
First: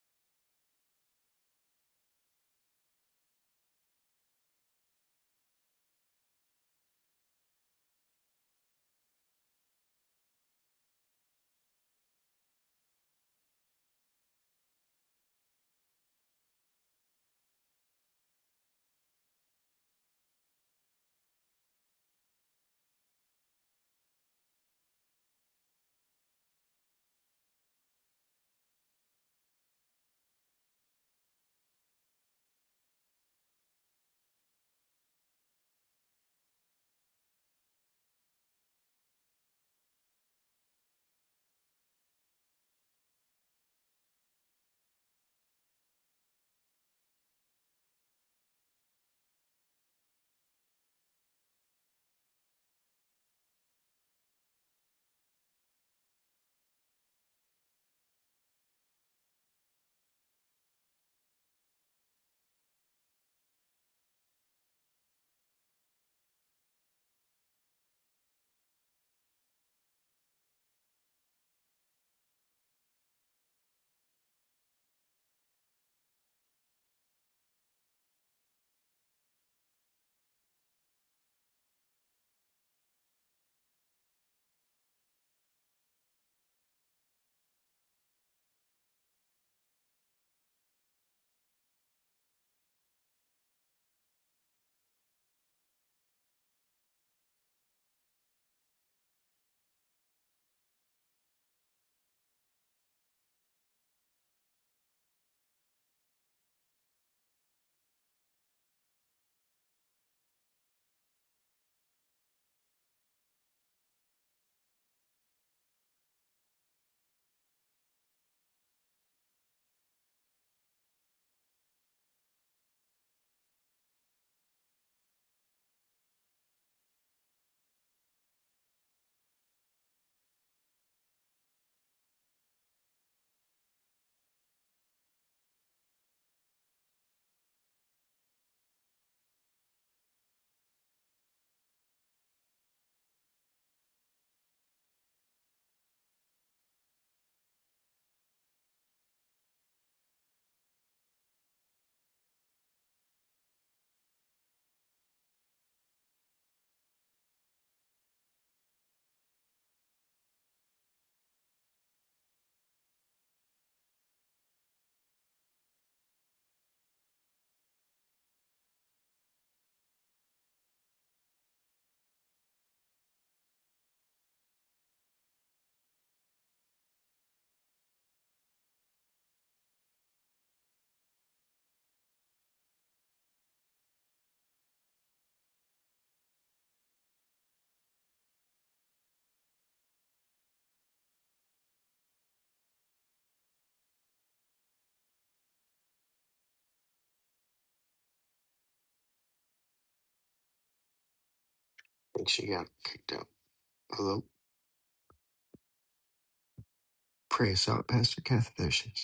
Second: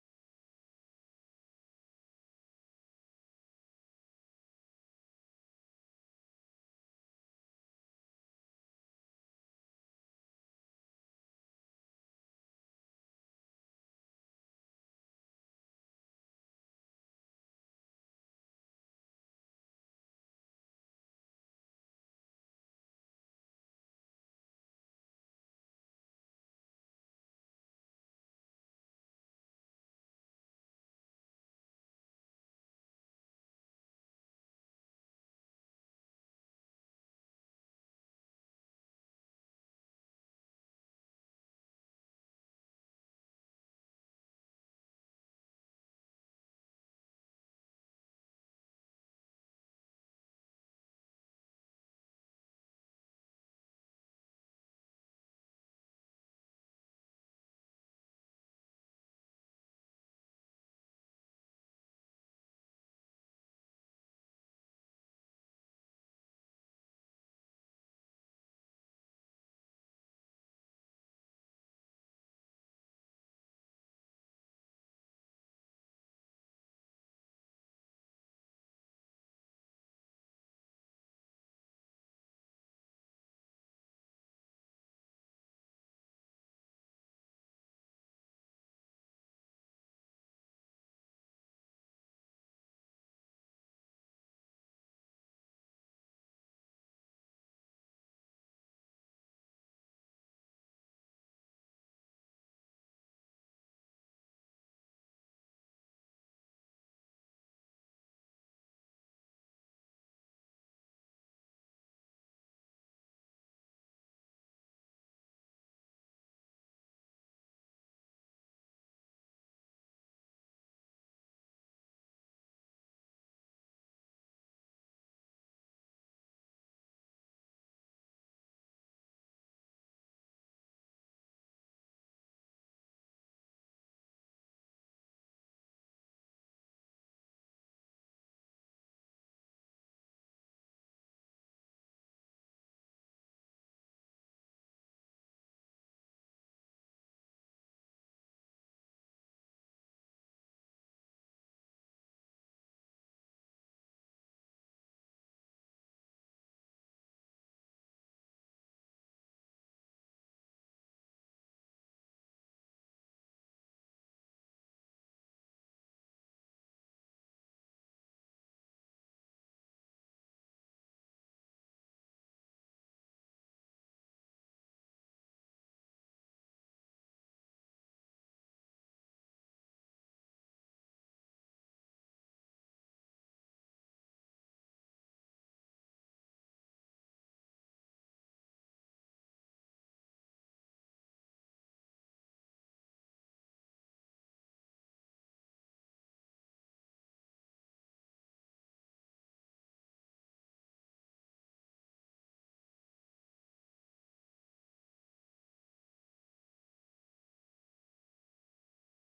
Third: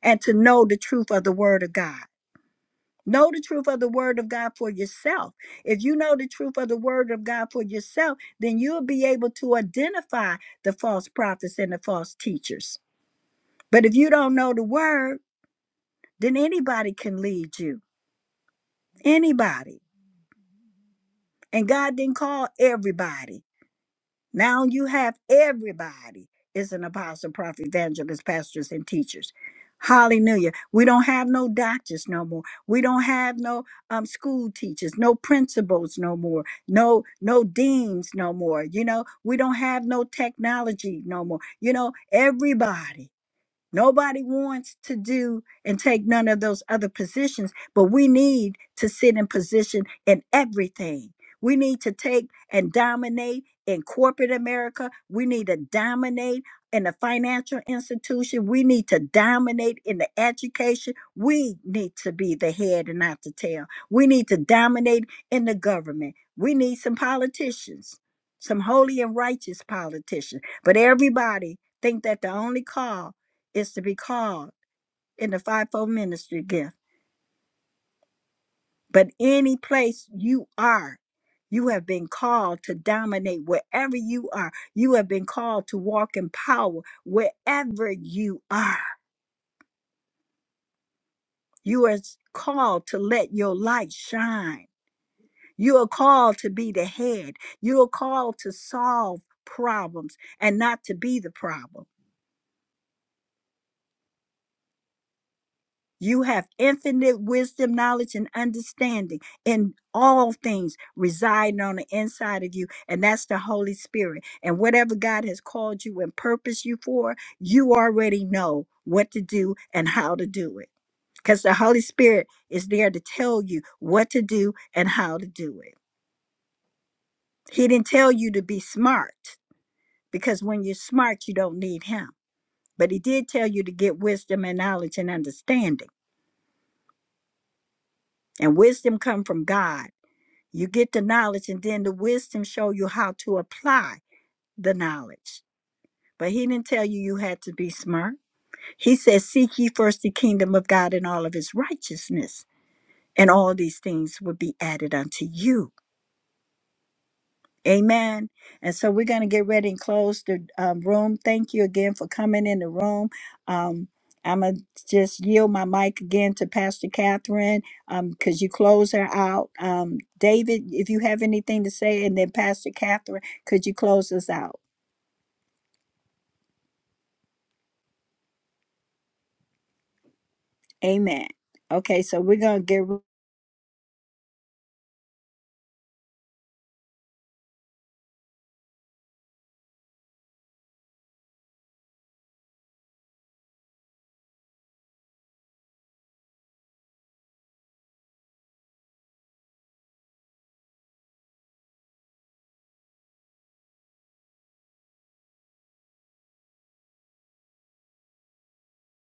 A: and to know the truth of the Word of God. Know the truth of the Word of God for yourself. If you know the truth of the Word of God for yourself, then you'll be able to identify the false prophets and the false teachers. But if you don't know the Word, then anybody can lead you. Anybody. And God didn't call everybody. Now you have everybody is an apostle, prophet, evangelist, pastors, and teachers. Hallelujah. We don't have no doctors no more. We don't have no um, school teachers, no principals no more, no no deans no more. You know, we don't have no technology no more. You know, everybody Nobody wants to do and take none of those other positions, but we need to sit in position in everything. We need to take and dominate in corporate America. We need to dominate in the financial institution. We need to dominate in the education. We need to be the head and not the tail. We need to dominate in the government. We need some politicians, some holy and righteous politicians. But everybody think that the only call is to be called in the fivefold ministry gift. But any place you are, you have been called to dominate wherever you are. You have been called to walk in power wherever you are. You are called to let your light shine. You are called to be the head. You are called to solve problems and not to be the problem. You have infinite wisdom, knowledge, and understanding in all things residing on the inside of you. And that's the Holy Spirit. And whatever God has called you and purposed you for, you already know what to do and how to do it. Because the Holy Spirit is there to tell you what to do and how to do it. He didn't tell you to be smart, because when you're smart, you don't need Him. But He did tell you to get wisdom and knowledge and understanding. And wisdom come from God You get the knowledge, and then the wisdom show you how to apply the knowledge. But he didn't tell you you had to be smart. He said, "Seek ye first the kingdom of God and all of His righteousness, and all these things will be added unto you." Amen. And so we're going to get ready and close the um, room. Thank you again for coming in the room. Um, I'm going to just yield my mic again to Pastor Catherine because you close her out. Um, David, if you have anything to say, and then Pastor Catherine, could you close us out? Amen. Okay, so we're going to get
B: I think she got kicked out Hello pray us out Pastor Catherine